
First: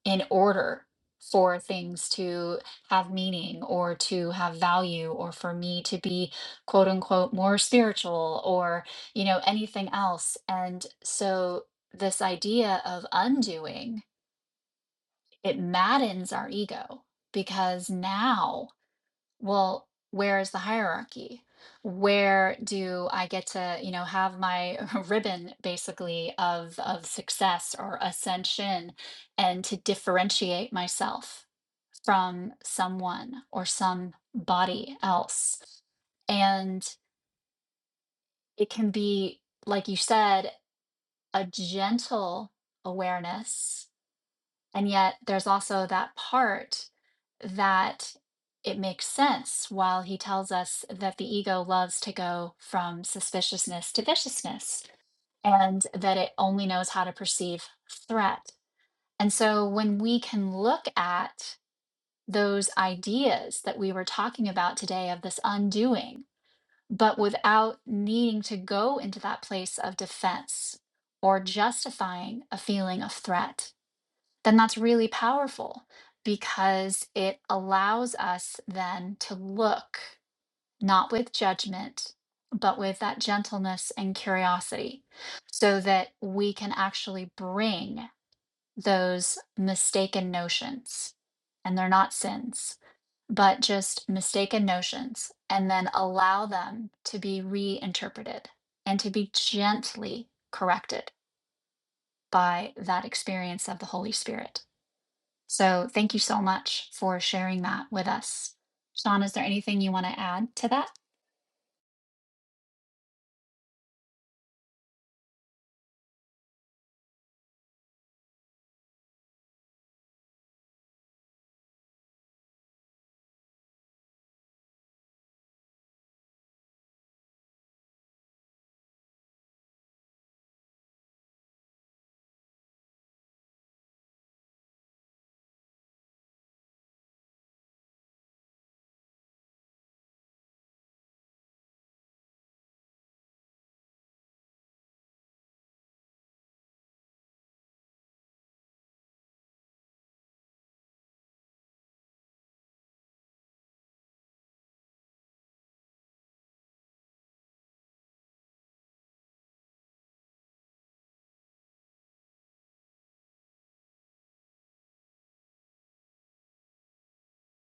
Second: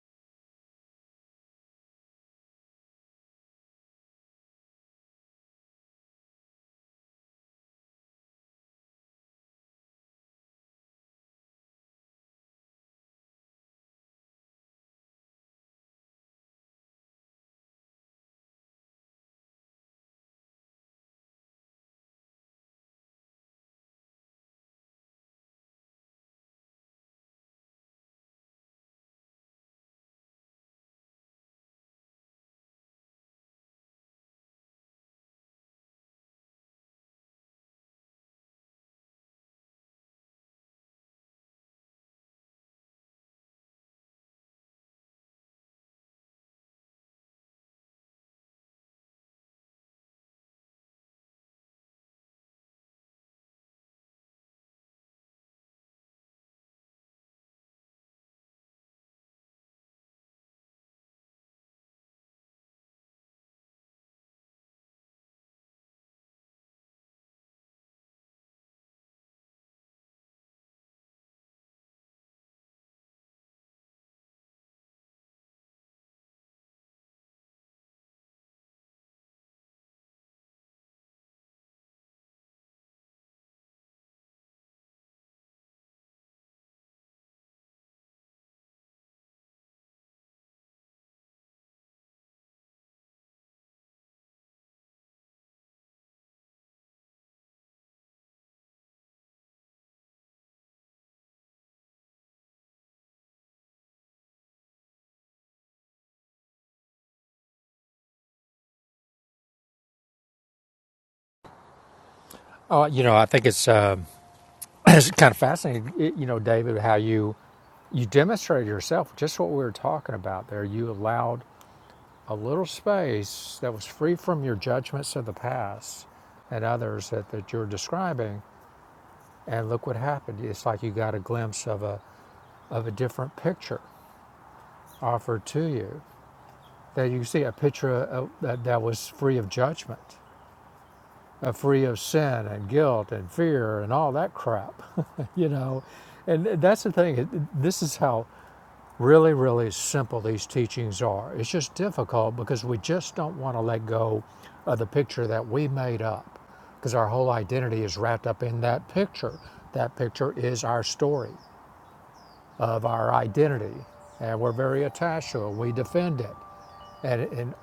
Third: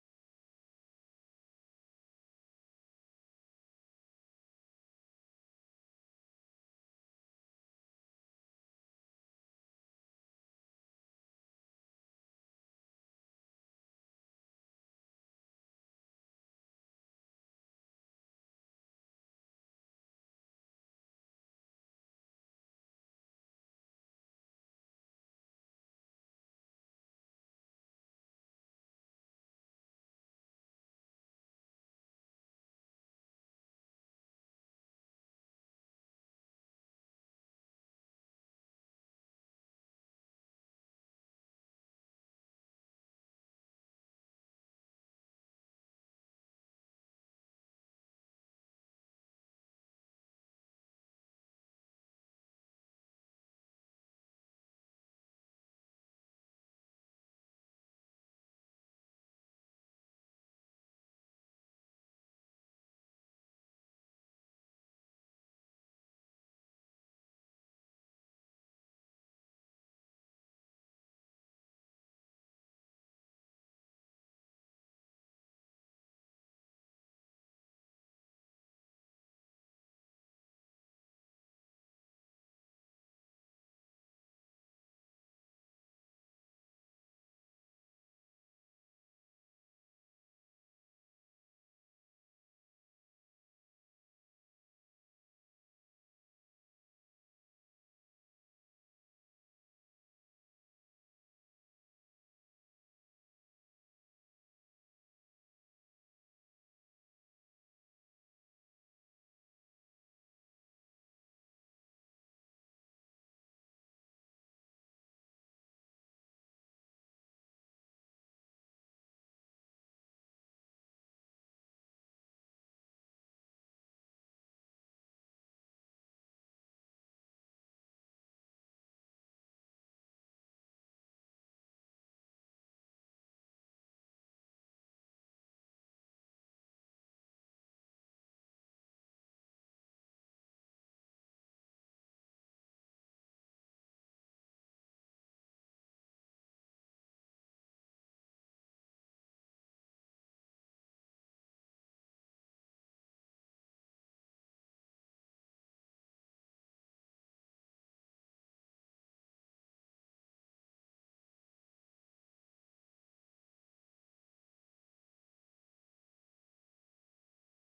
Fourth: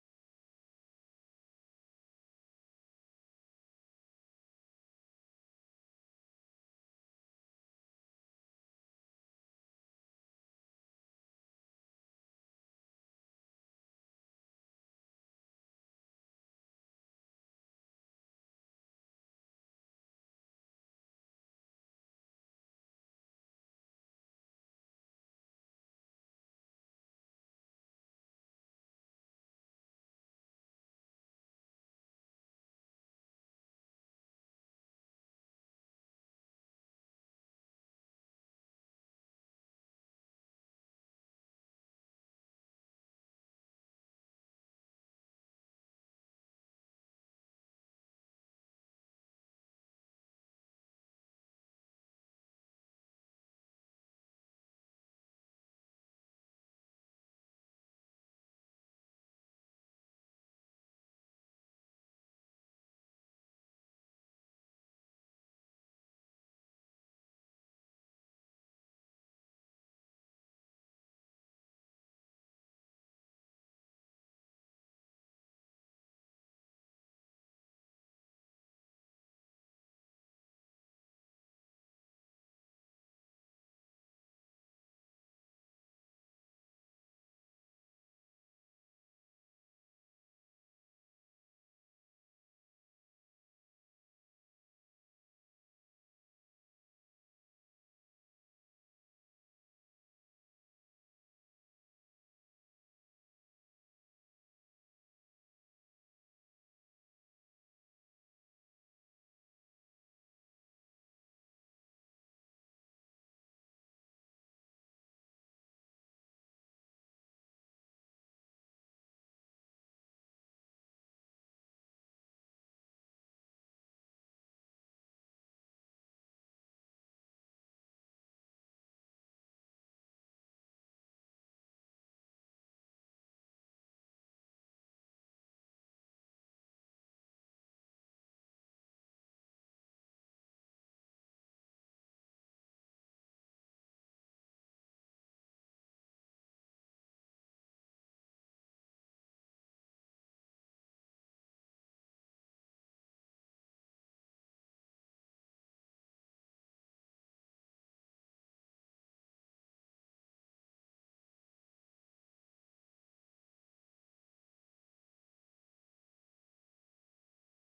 [SPEAKER 1] in order for things to have meaning or to have value or for me to be quote unquote more spiritual or, you know, anything else. And so this idea of undoing, it maddens our ego because now well, where is the hierarchy? Where do I get to, you know, have my ribbon basically of of success or ascension and to differentiate myself from someone or somebody else? And it can be, like you said, a gentle awareness and yet there's also that part that it makes sense while he tells us that the ego loves to go from suspiciousness to viciousness and that it only knows how to perceive threat. And so when we can look at those ideas that we were talking about today of this undoing, but without needing to go into that place of defense or justifying a feeling of threat, then that's really powerful because it allows us then to look not with judgment, but with that gentleness and curiosity so that we can actually bring those mistaken notions. And they're not sins, but just mistaken notions, and then allow them to be reinterpreted and to be gently corrected by that experience of the Holy Spirit. So thank you so much for sharing that with us. Sean, is there anything you want to add to that?
[SPEAKER 2] Oh, you know, I think it's um it's kind of fascinating, y- you know, David, how you you demonstrated yourself just what we were talking about there. You allowed a little space that was free from your judgments of the past and others that, that you're describing. And look what happened. It's like you got a glimpse of a, of a different picture offered to you. That you see a picture of, that, that was free of judgment, uh, free of sin and guilt and fear and all that crap, you know. And uh, that's the thing. This is how really, really simple these teachings are. It's just difficult because we just don't want to let go of the picture that we made up because our whole identity is wrapped up in that picture. That picture is our story of our identity, and we're very attached to it. We defend it. And, and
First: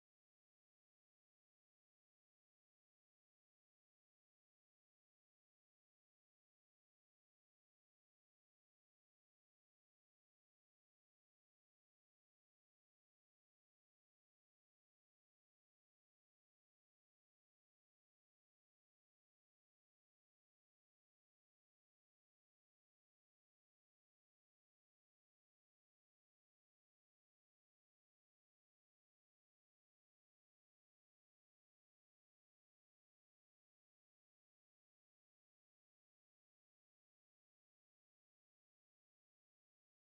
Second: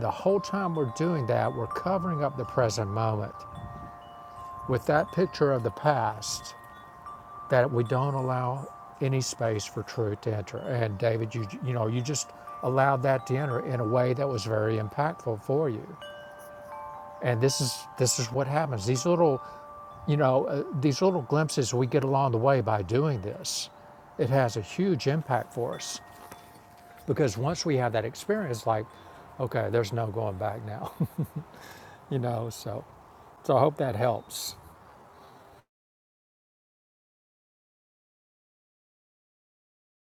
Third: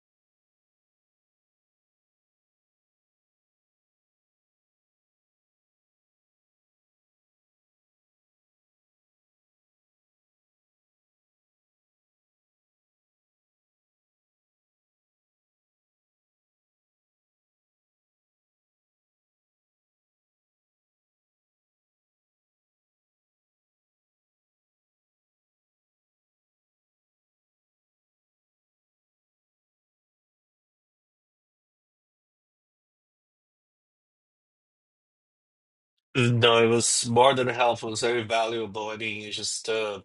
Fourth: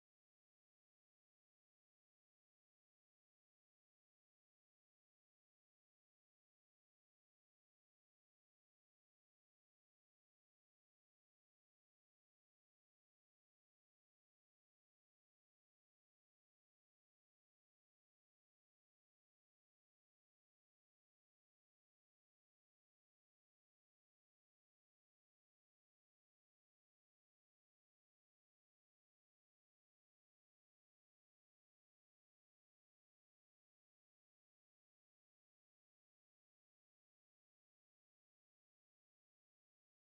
[SPEAKER 2] the whole time we're doing that, we're covering up the present moment with that picture of the past that we don't allow any space for truth to enter. And David, you you know, you just allowed that to enter in a way that was very impactful for you. And this is this is what happens. These little, you know, uh, these little glimpses we get along the way by doing this, it has a huge impact for us because once we have that experience, like, okay, there's no going back now, you know. So, so I hope that helps.
[SPEAKER 3] No, it was more than helpful. It was very valuable. I mean, it's just, uh,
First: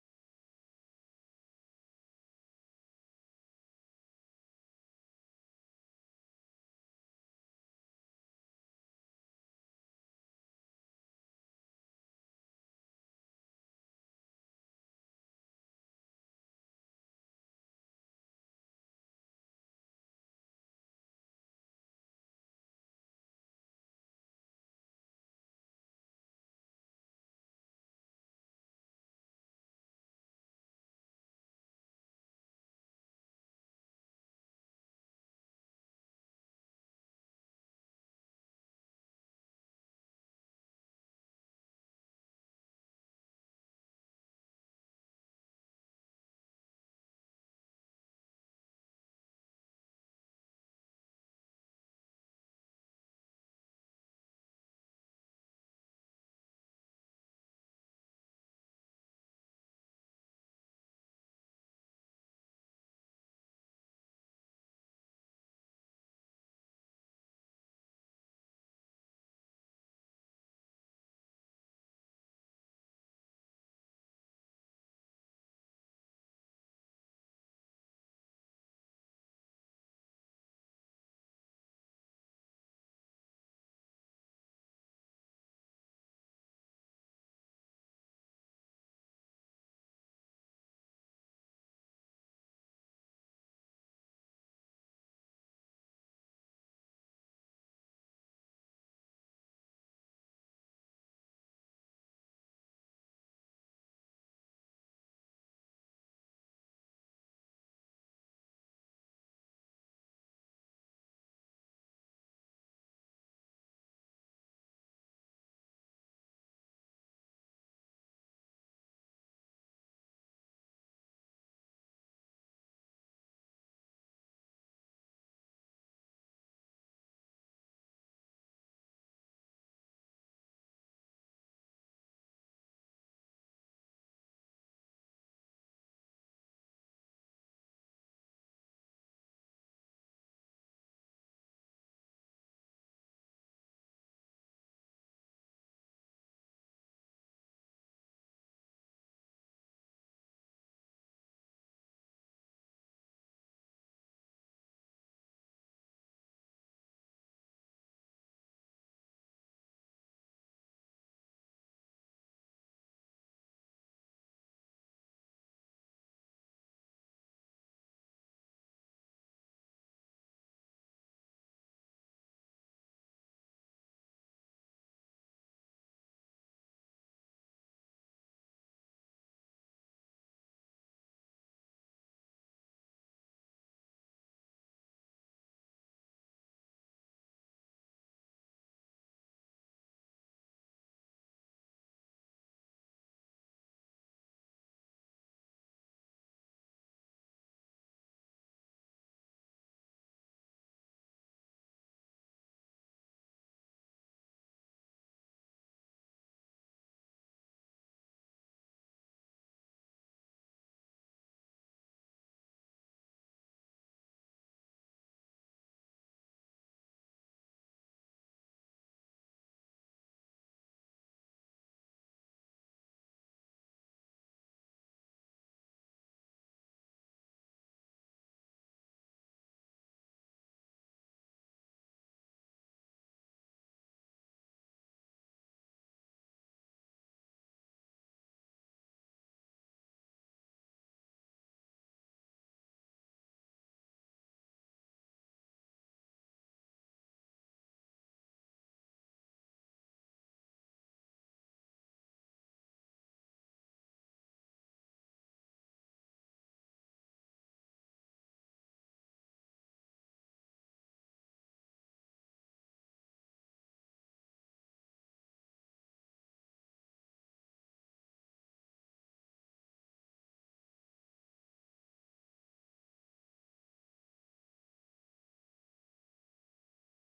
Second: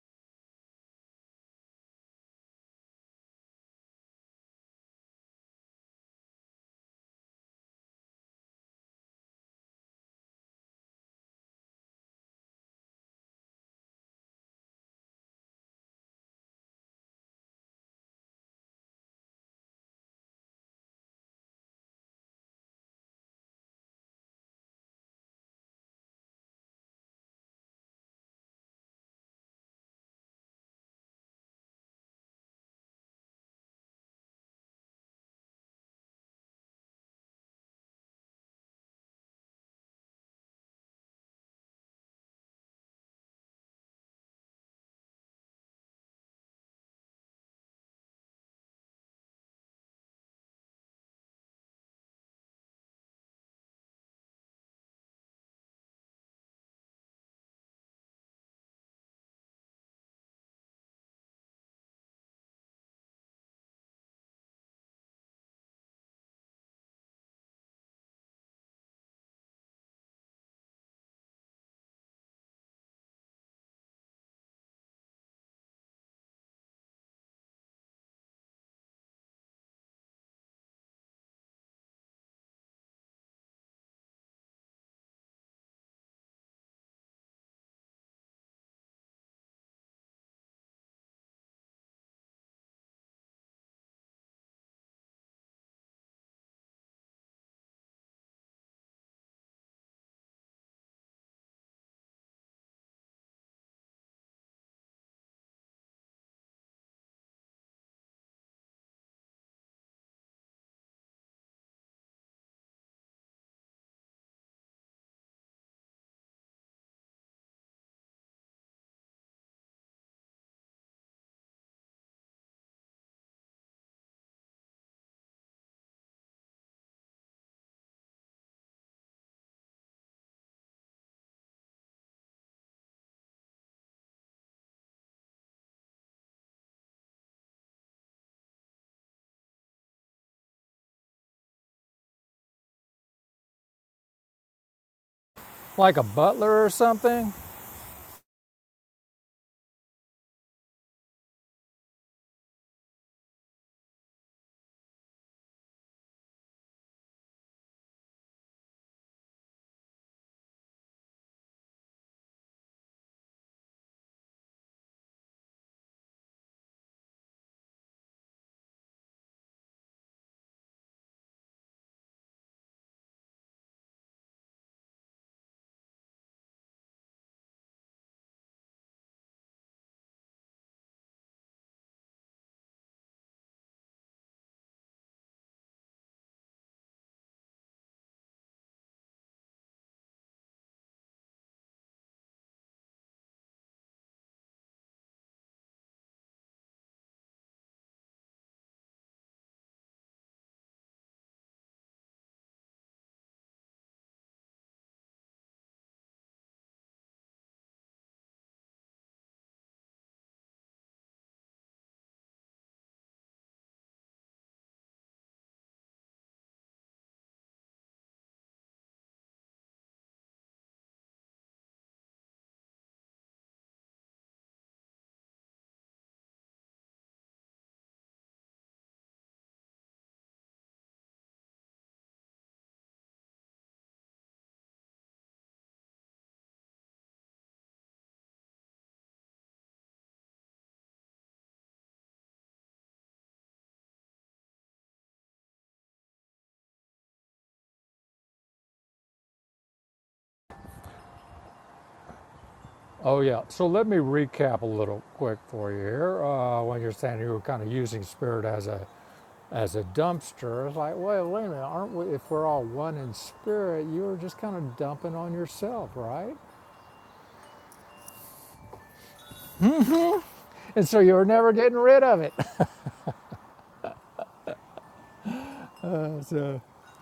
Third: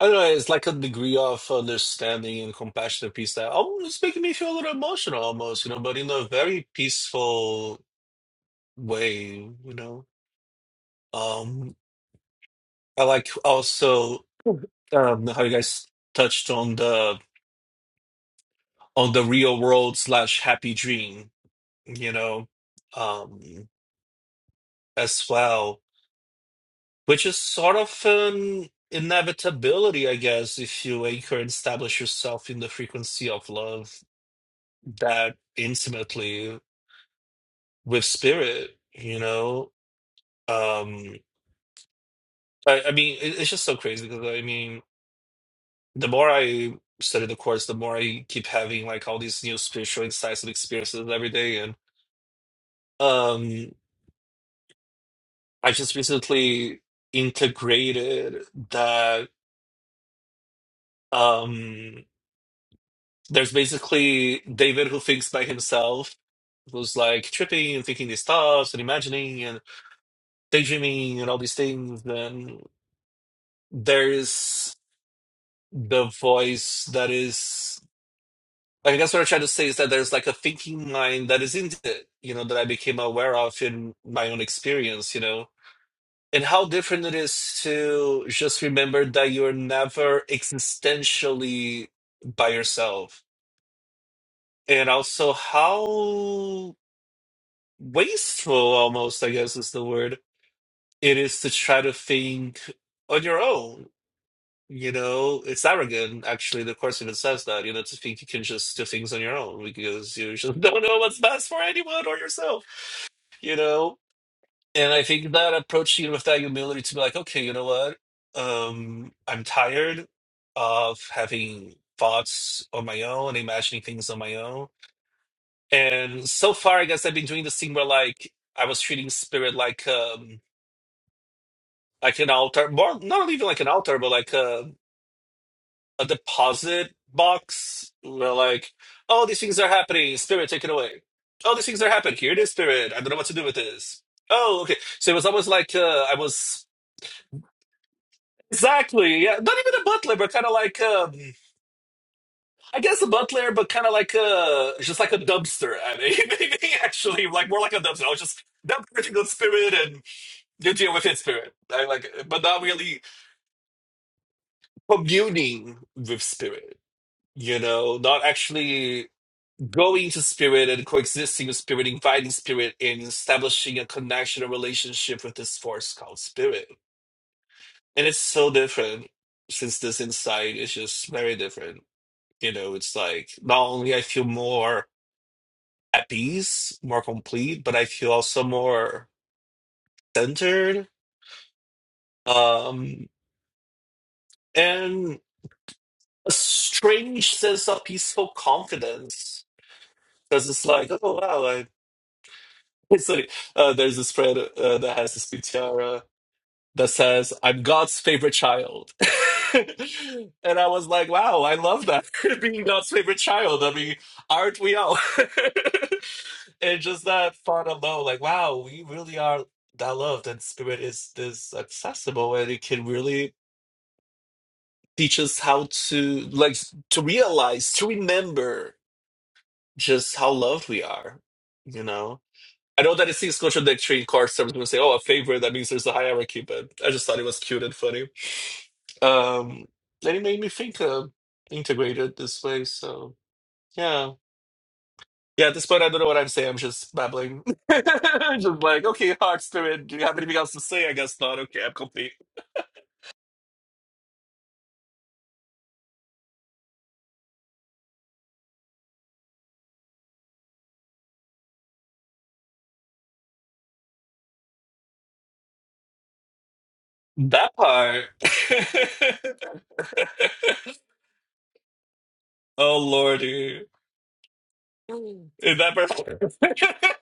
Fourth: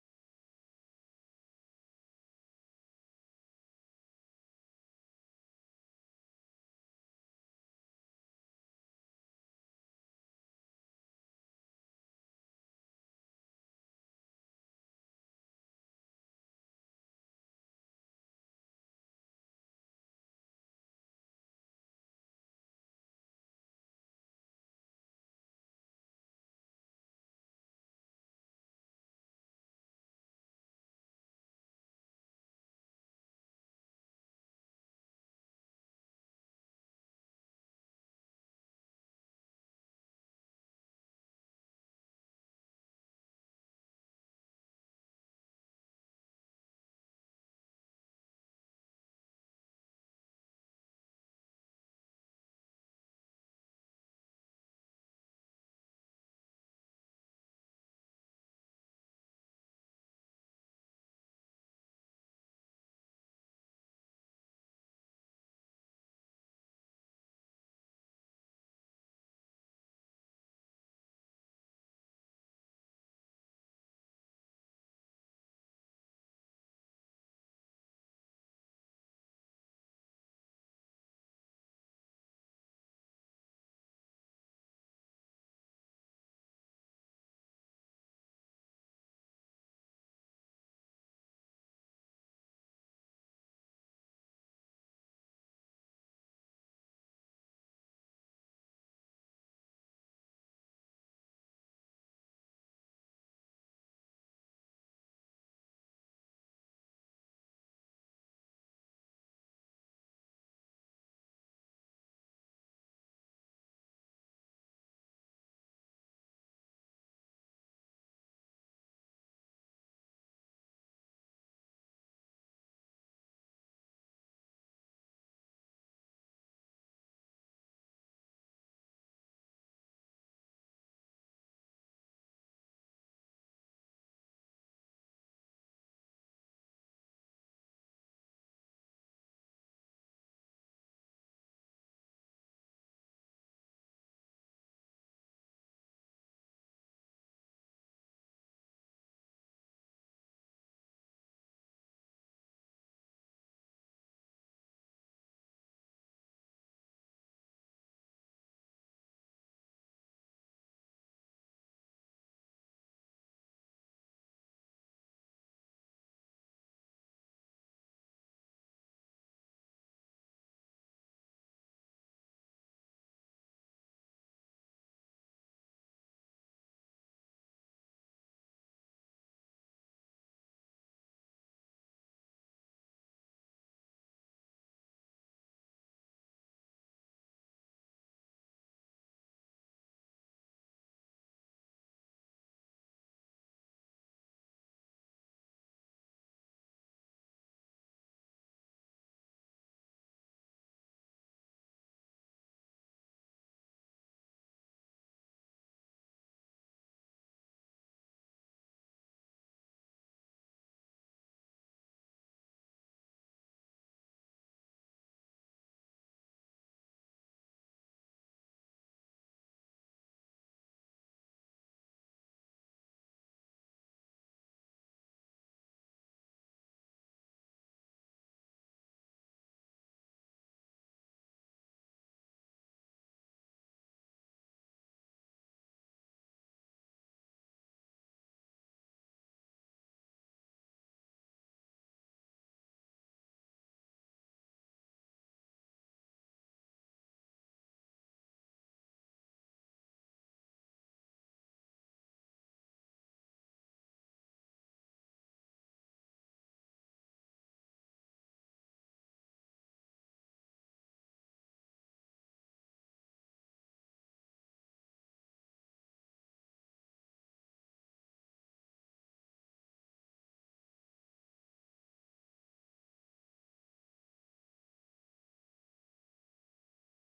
[SPEAKER 3] I don't know, it's like a degree of understanding and compassionate and peace that almost it's making me feel a little emotional almost, you know, but in a very peaceful way, you know. Um, I like also um, how you guys touched on the on the real world slash happy dream, you know, um, as well. which is sort of an inevitability, I guess, if you anchor and establish yourself in the frequency of love that intimately with spirit, you know? Um, I, I mean, it, it's just so crazy because I mean, the more I study the course, the more I keep having like all these new spiritual insights and experiences every day. And um, I just recently integrated that um there's basically David who thinks by himself It was like tripping and thinking these thoughts and imagining and daydreaming and all these things, then there's the voice that is I guess what I'm trying to say is that there's like a thinking mind that is in it, you know, that I became aware of in my own experience, you know. And how different it is to just remember that you're never existentially by yourself. And also how wasteful almost, I guess is the word it is to try to think on your own. You know, it's arrogant. Actually, the course even says that. You know, to think you can just do things on your own because you just don't know what's best for anyone or yourself. You know, and I think that approaching it with that humility to be like, okay, you know what? Um, I'm tired of having thoughts on my own, imagining things on my own. And so far, I guess I've been doing this thing where like I was treating spirit like um like an altar, more not even like an altar, but like a a deposit box where like, oh, these things are happening. Spirit, take it away. Oh, these things are happening. Here it is, Spirit. I don't know what to do with this. Oh, okay. So it was almost like
[SPEAKER 2] Like a
[SPEAKER 3] uh, I
[SPEAKER 2] butler
[SPEAKER 3] was
[SPEAKER 2] or something.
[SPEAKER 3] exactly yeah, not even a butler, but kind of like um, I guess a butler, but kind of like uh, just like a dumpster. I mean, maybe actually like more like a dumpster. I was just dump everything on Spirit and you deal with it, Spirit. I like, but not really communing with Spirit. you know, not actually going to spirit and coexisting with spirit, inviting spirit and establishing a connection, a relationship with this force called spirit. And it's so different since this insight is just very different. You know, it's like not only I feel more at peace, more complete, but I feel also more centered. Um and a strange sense of peaceful confidence. Because it's like, oh wow, Sorry, uh, there's this thread uh, that has this tiara that says, "I'm God's favorite child," and I was like, "Wow, I love that being God's favorite child." I mean, aren't we all? and just that thought alone, like, wow, we really are that loved, and Spirit is this accessible, and it can really teach us how to like to realize, to remember just how loved we are, you know. I know that it seems contradictory card service people say, oh, a favorite, that means there's a hierarchy, but I just thought it was cute and funny. Um, and it made me think uh, integrated this way, so yeah. Yeah, at this point, I don't know what I'm saying. I'm just babbling. just like, okay, heart, spirit, do you have anything else to say? I guess not. Okay, I'm complete.
[SPEAKER 2] Oh, yeah. So let me recap a little quick for you here. Uh, when you're saying you were kind of using spirit as a as a dumpster, it's like, well, wait a minute, aren't we? If we're all one in spirit, you were just kind of dumping on yourself, right?
[SPEAKER 3] That part.
[SPEAKER 2] And so you were never getting rid of it.
[SPEAKER 3] oh, lordy. in that part?
[SPEAKER 2] so,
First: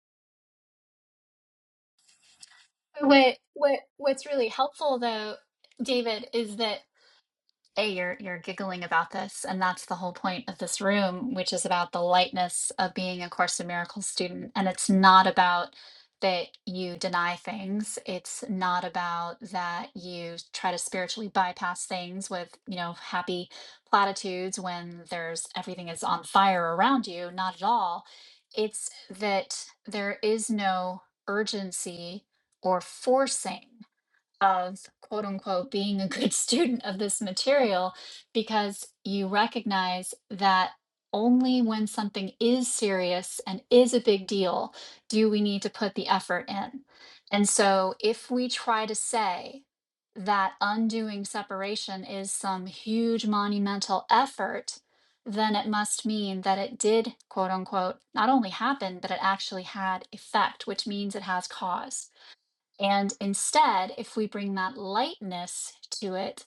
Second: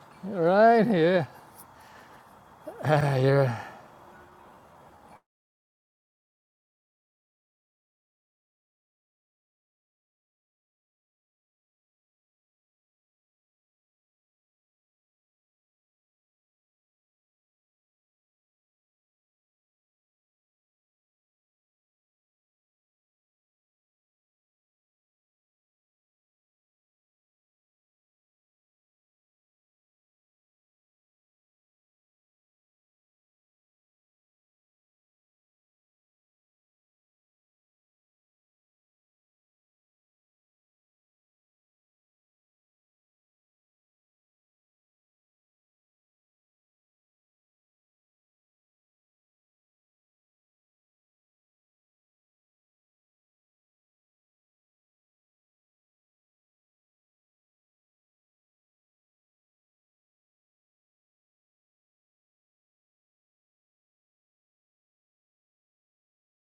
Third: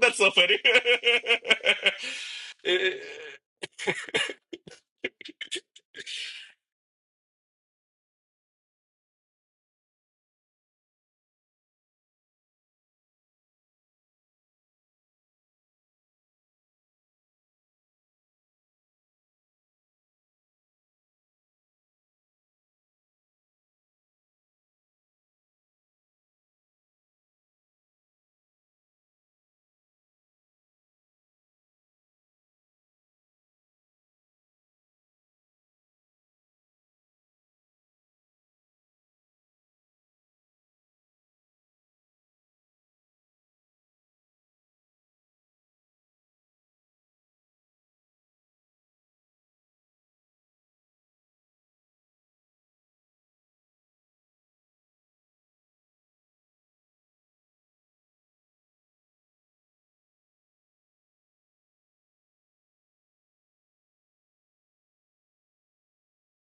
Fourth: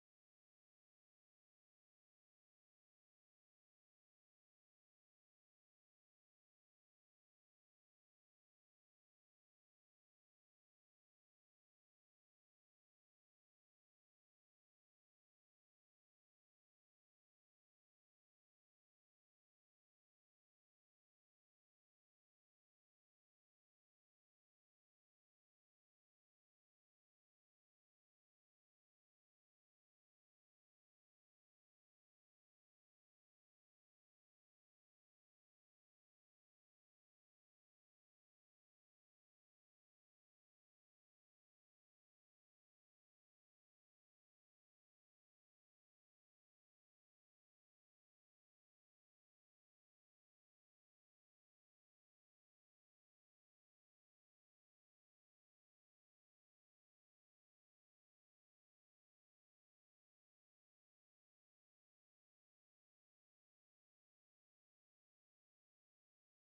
[SPEAKER 3] That's so funny.
[SPEAKER 2] right? Yeah. Ah,
[SPEAKER 3] It-
[SPEAKER 1] What
[SPEAKER 2] yeah.
[SPEAKER 1] what what's really helpful though, David, is that A, you're you're giggling about this, and that's the whole point of this room, which is about the lightness of being a Course in Miracles student. And it's not about that you deny things. It's not about that you try to spiritually bypass things with, you know, happy platitudes when there's everything is on fire around you. Not at all. It's that there is no urgency or forcing of quote unquote being a good student of this material because you recognize that only when something is serious and is a big deal do we need to put the effort in. And so if we try to say that undoing separation is some huge monumental effort, then it must mean that it did, quote unquote, not only happen, but it actually had effect, which means it has cause. And instead, if we bring that lightness to it,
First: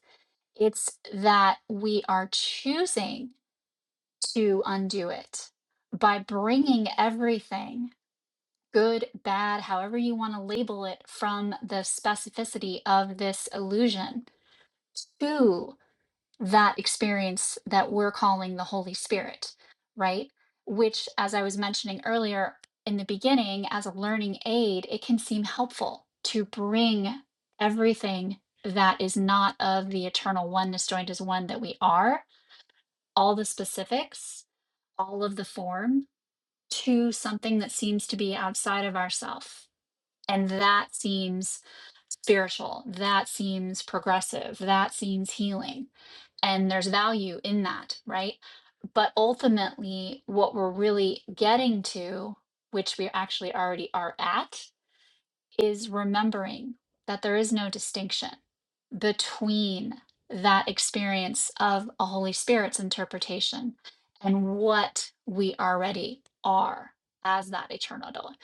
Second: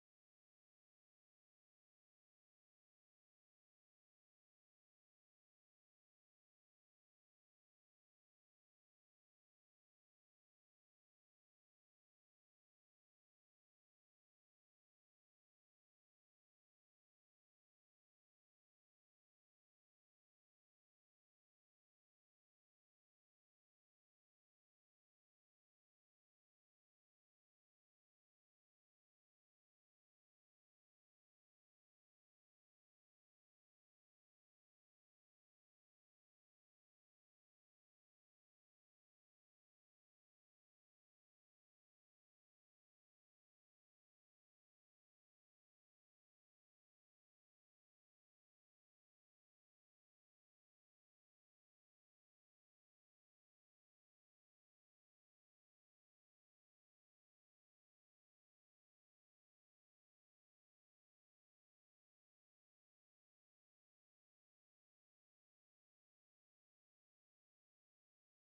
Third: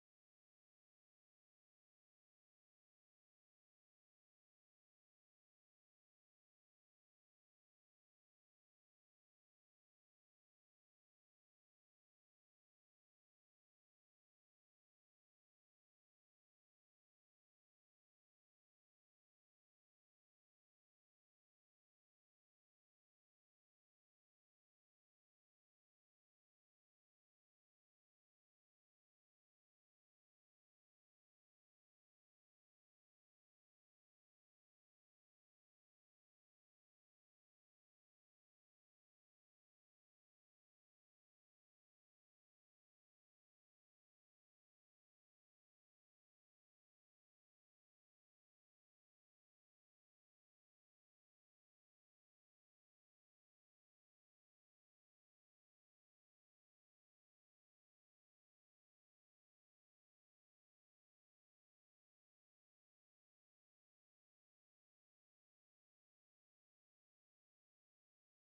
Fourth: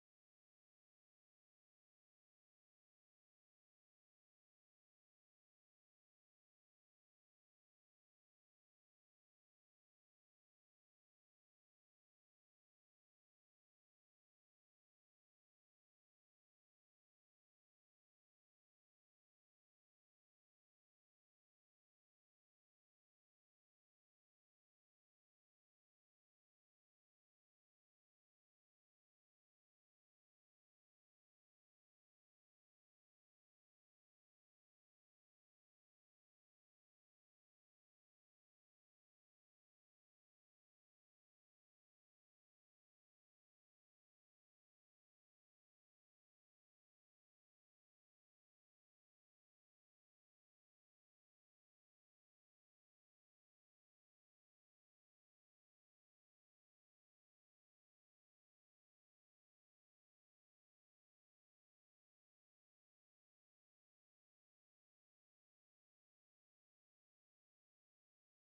[SPEAKER 1] it's that we are choosing to undo it by bringing everything, good, bad, however you want to label it, from the specificity of this illusion to that experience that we're calling the Holy Spirit, right? Which, as I was mentioning earlier in the beginning, as a learning aid, it can seem helpful to bring everything that is not of the eternal oneness joined as one that we are, all the specifics, all of the form, to something that seems to be outside of ourself. And that seems spiritual. That seems progressive. That seems healing and there's value in that, right? But ultimately, what we're really getting to, which we actually already are at, is remembering that there is no distinction between that experience of a Holy Spirit's interpretation and what we already are as that eternal adult.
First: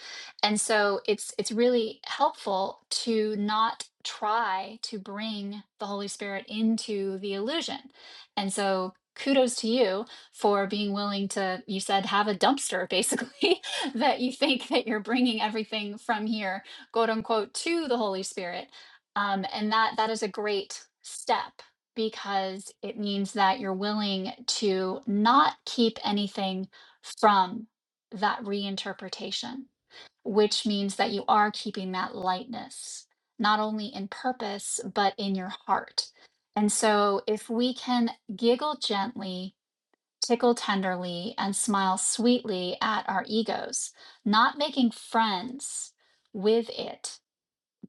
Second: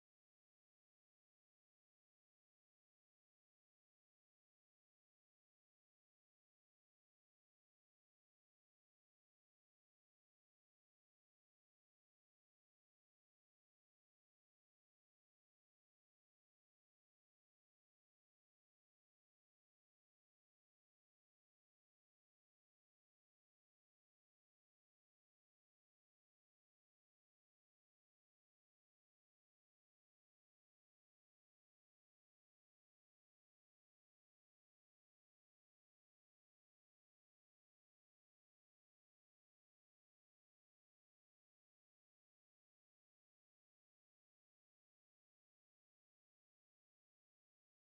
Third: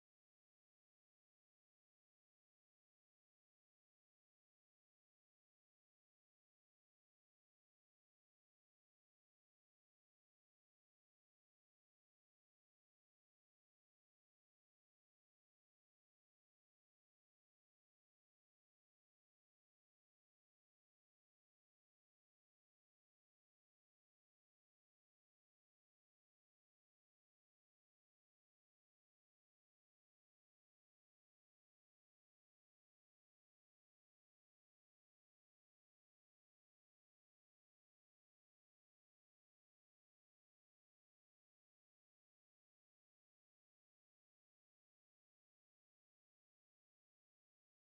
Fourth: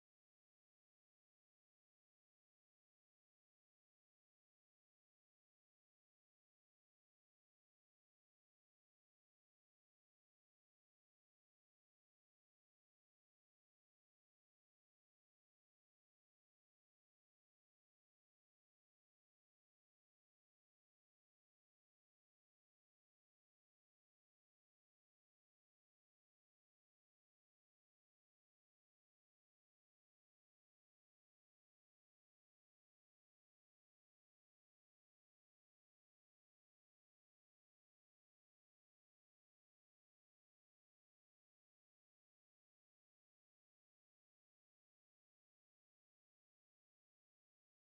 [SPEAKER 1] And so it's it's really helpful to not try to bring the Holy Spirit into the illusion. And so kudos to you for being willing to you said have a dumpster basically that you think that you're bringing everything from here quote unquote to the holy spirit um, and that that is a great step because it means that you're willing to not keep anything from that reinterpretation which means that you are keeping that lightness not only in purpose but in your heart and so if we can giggle gently tickle tenderly and smile sweetly at our egos not making friends with it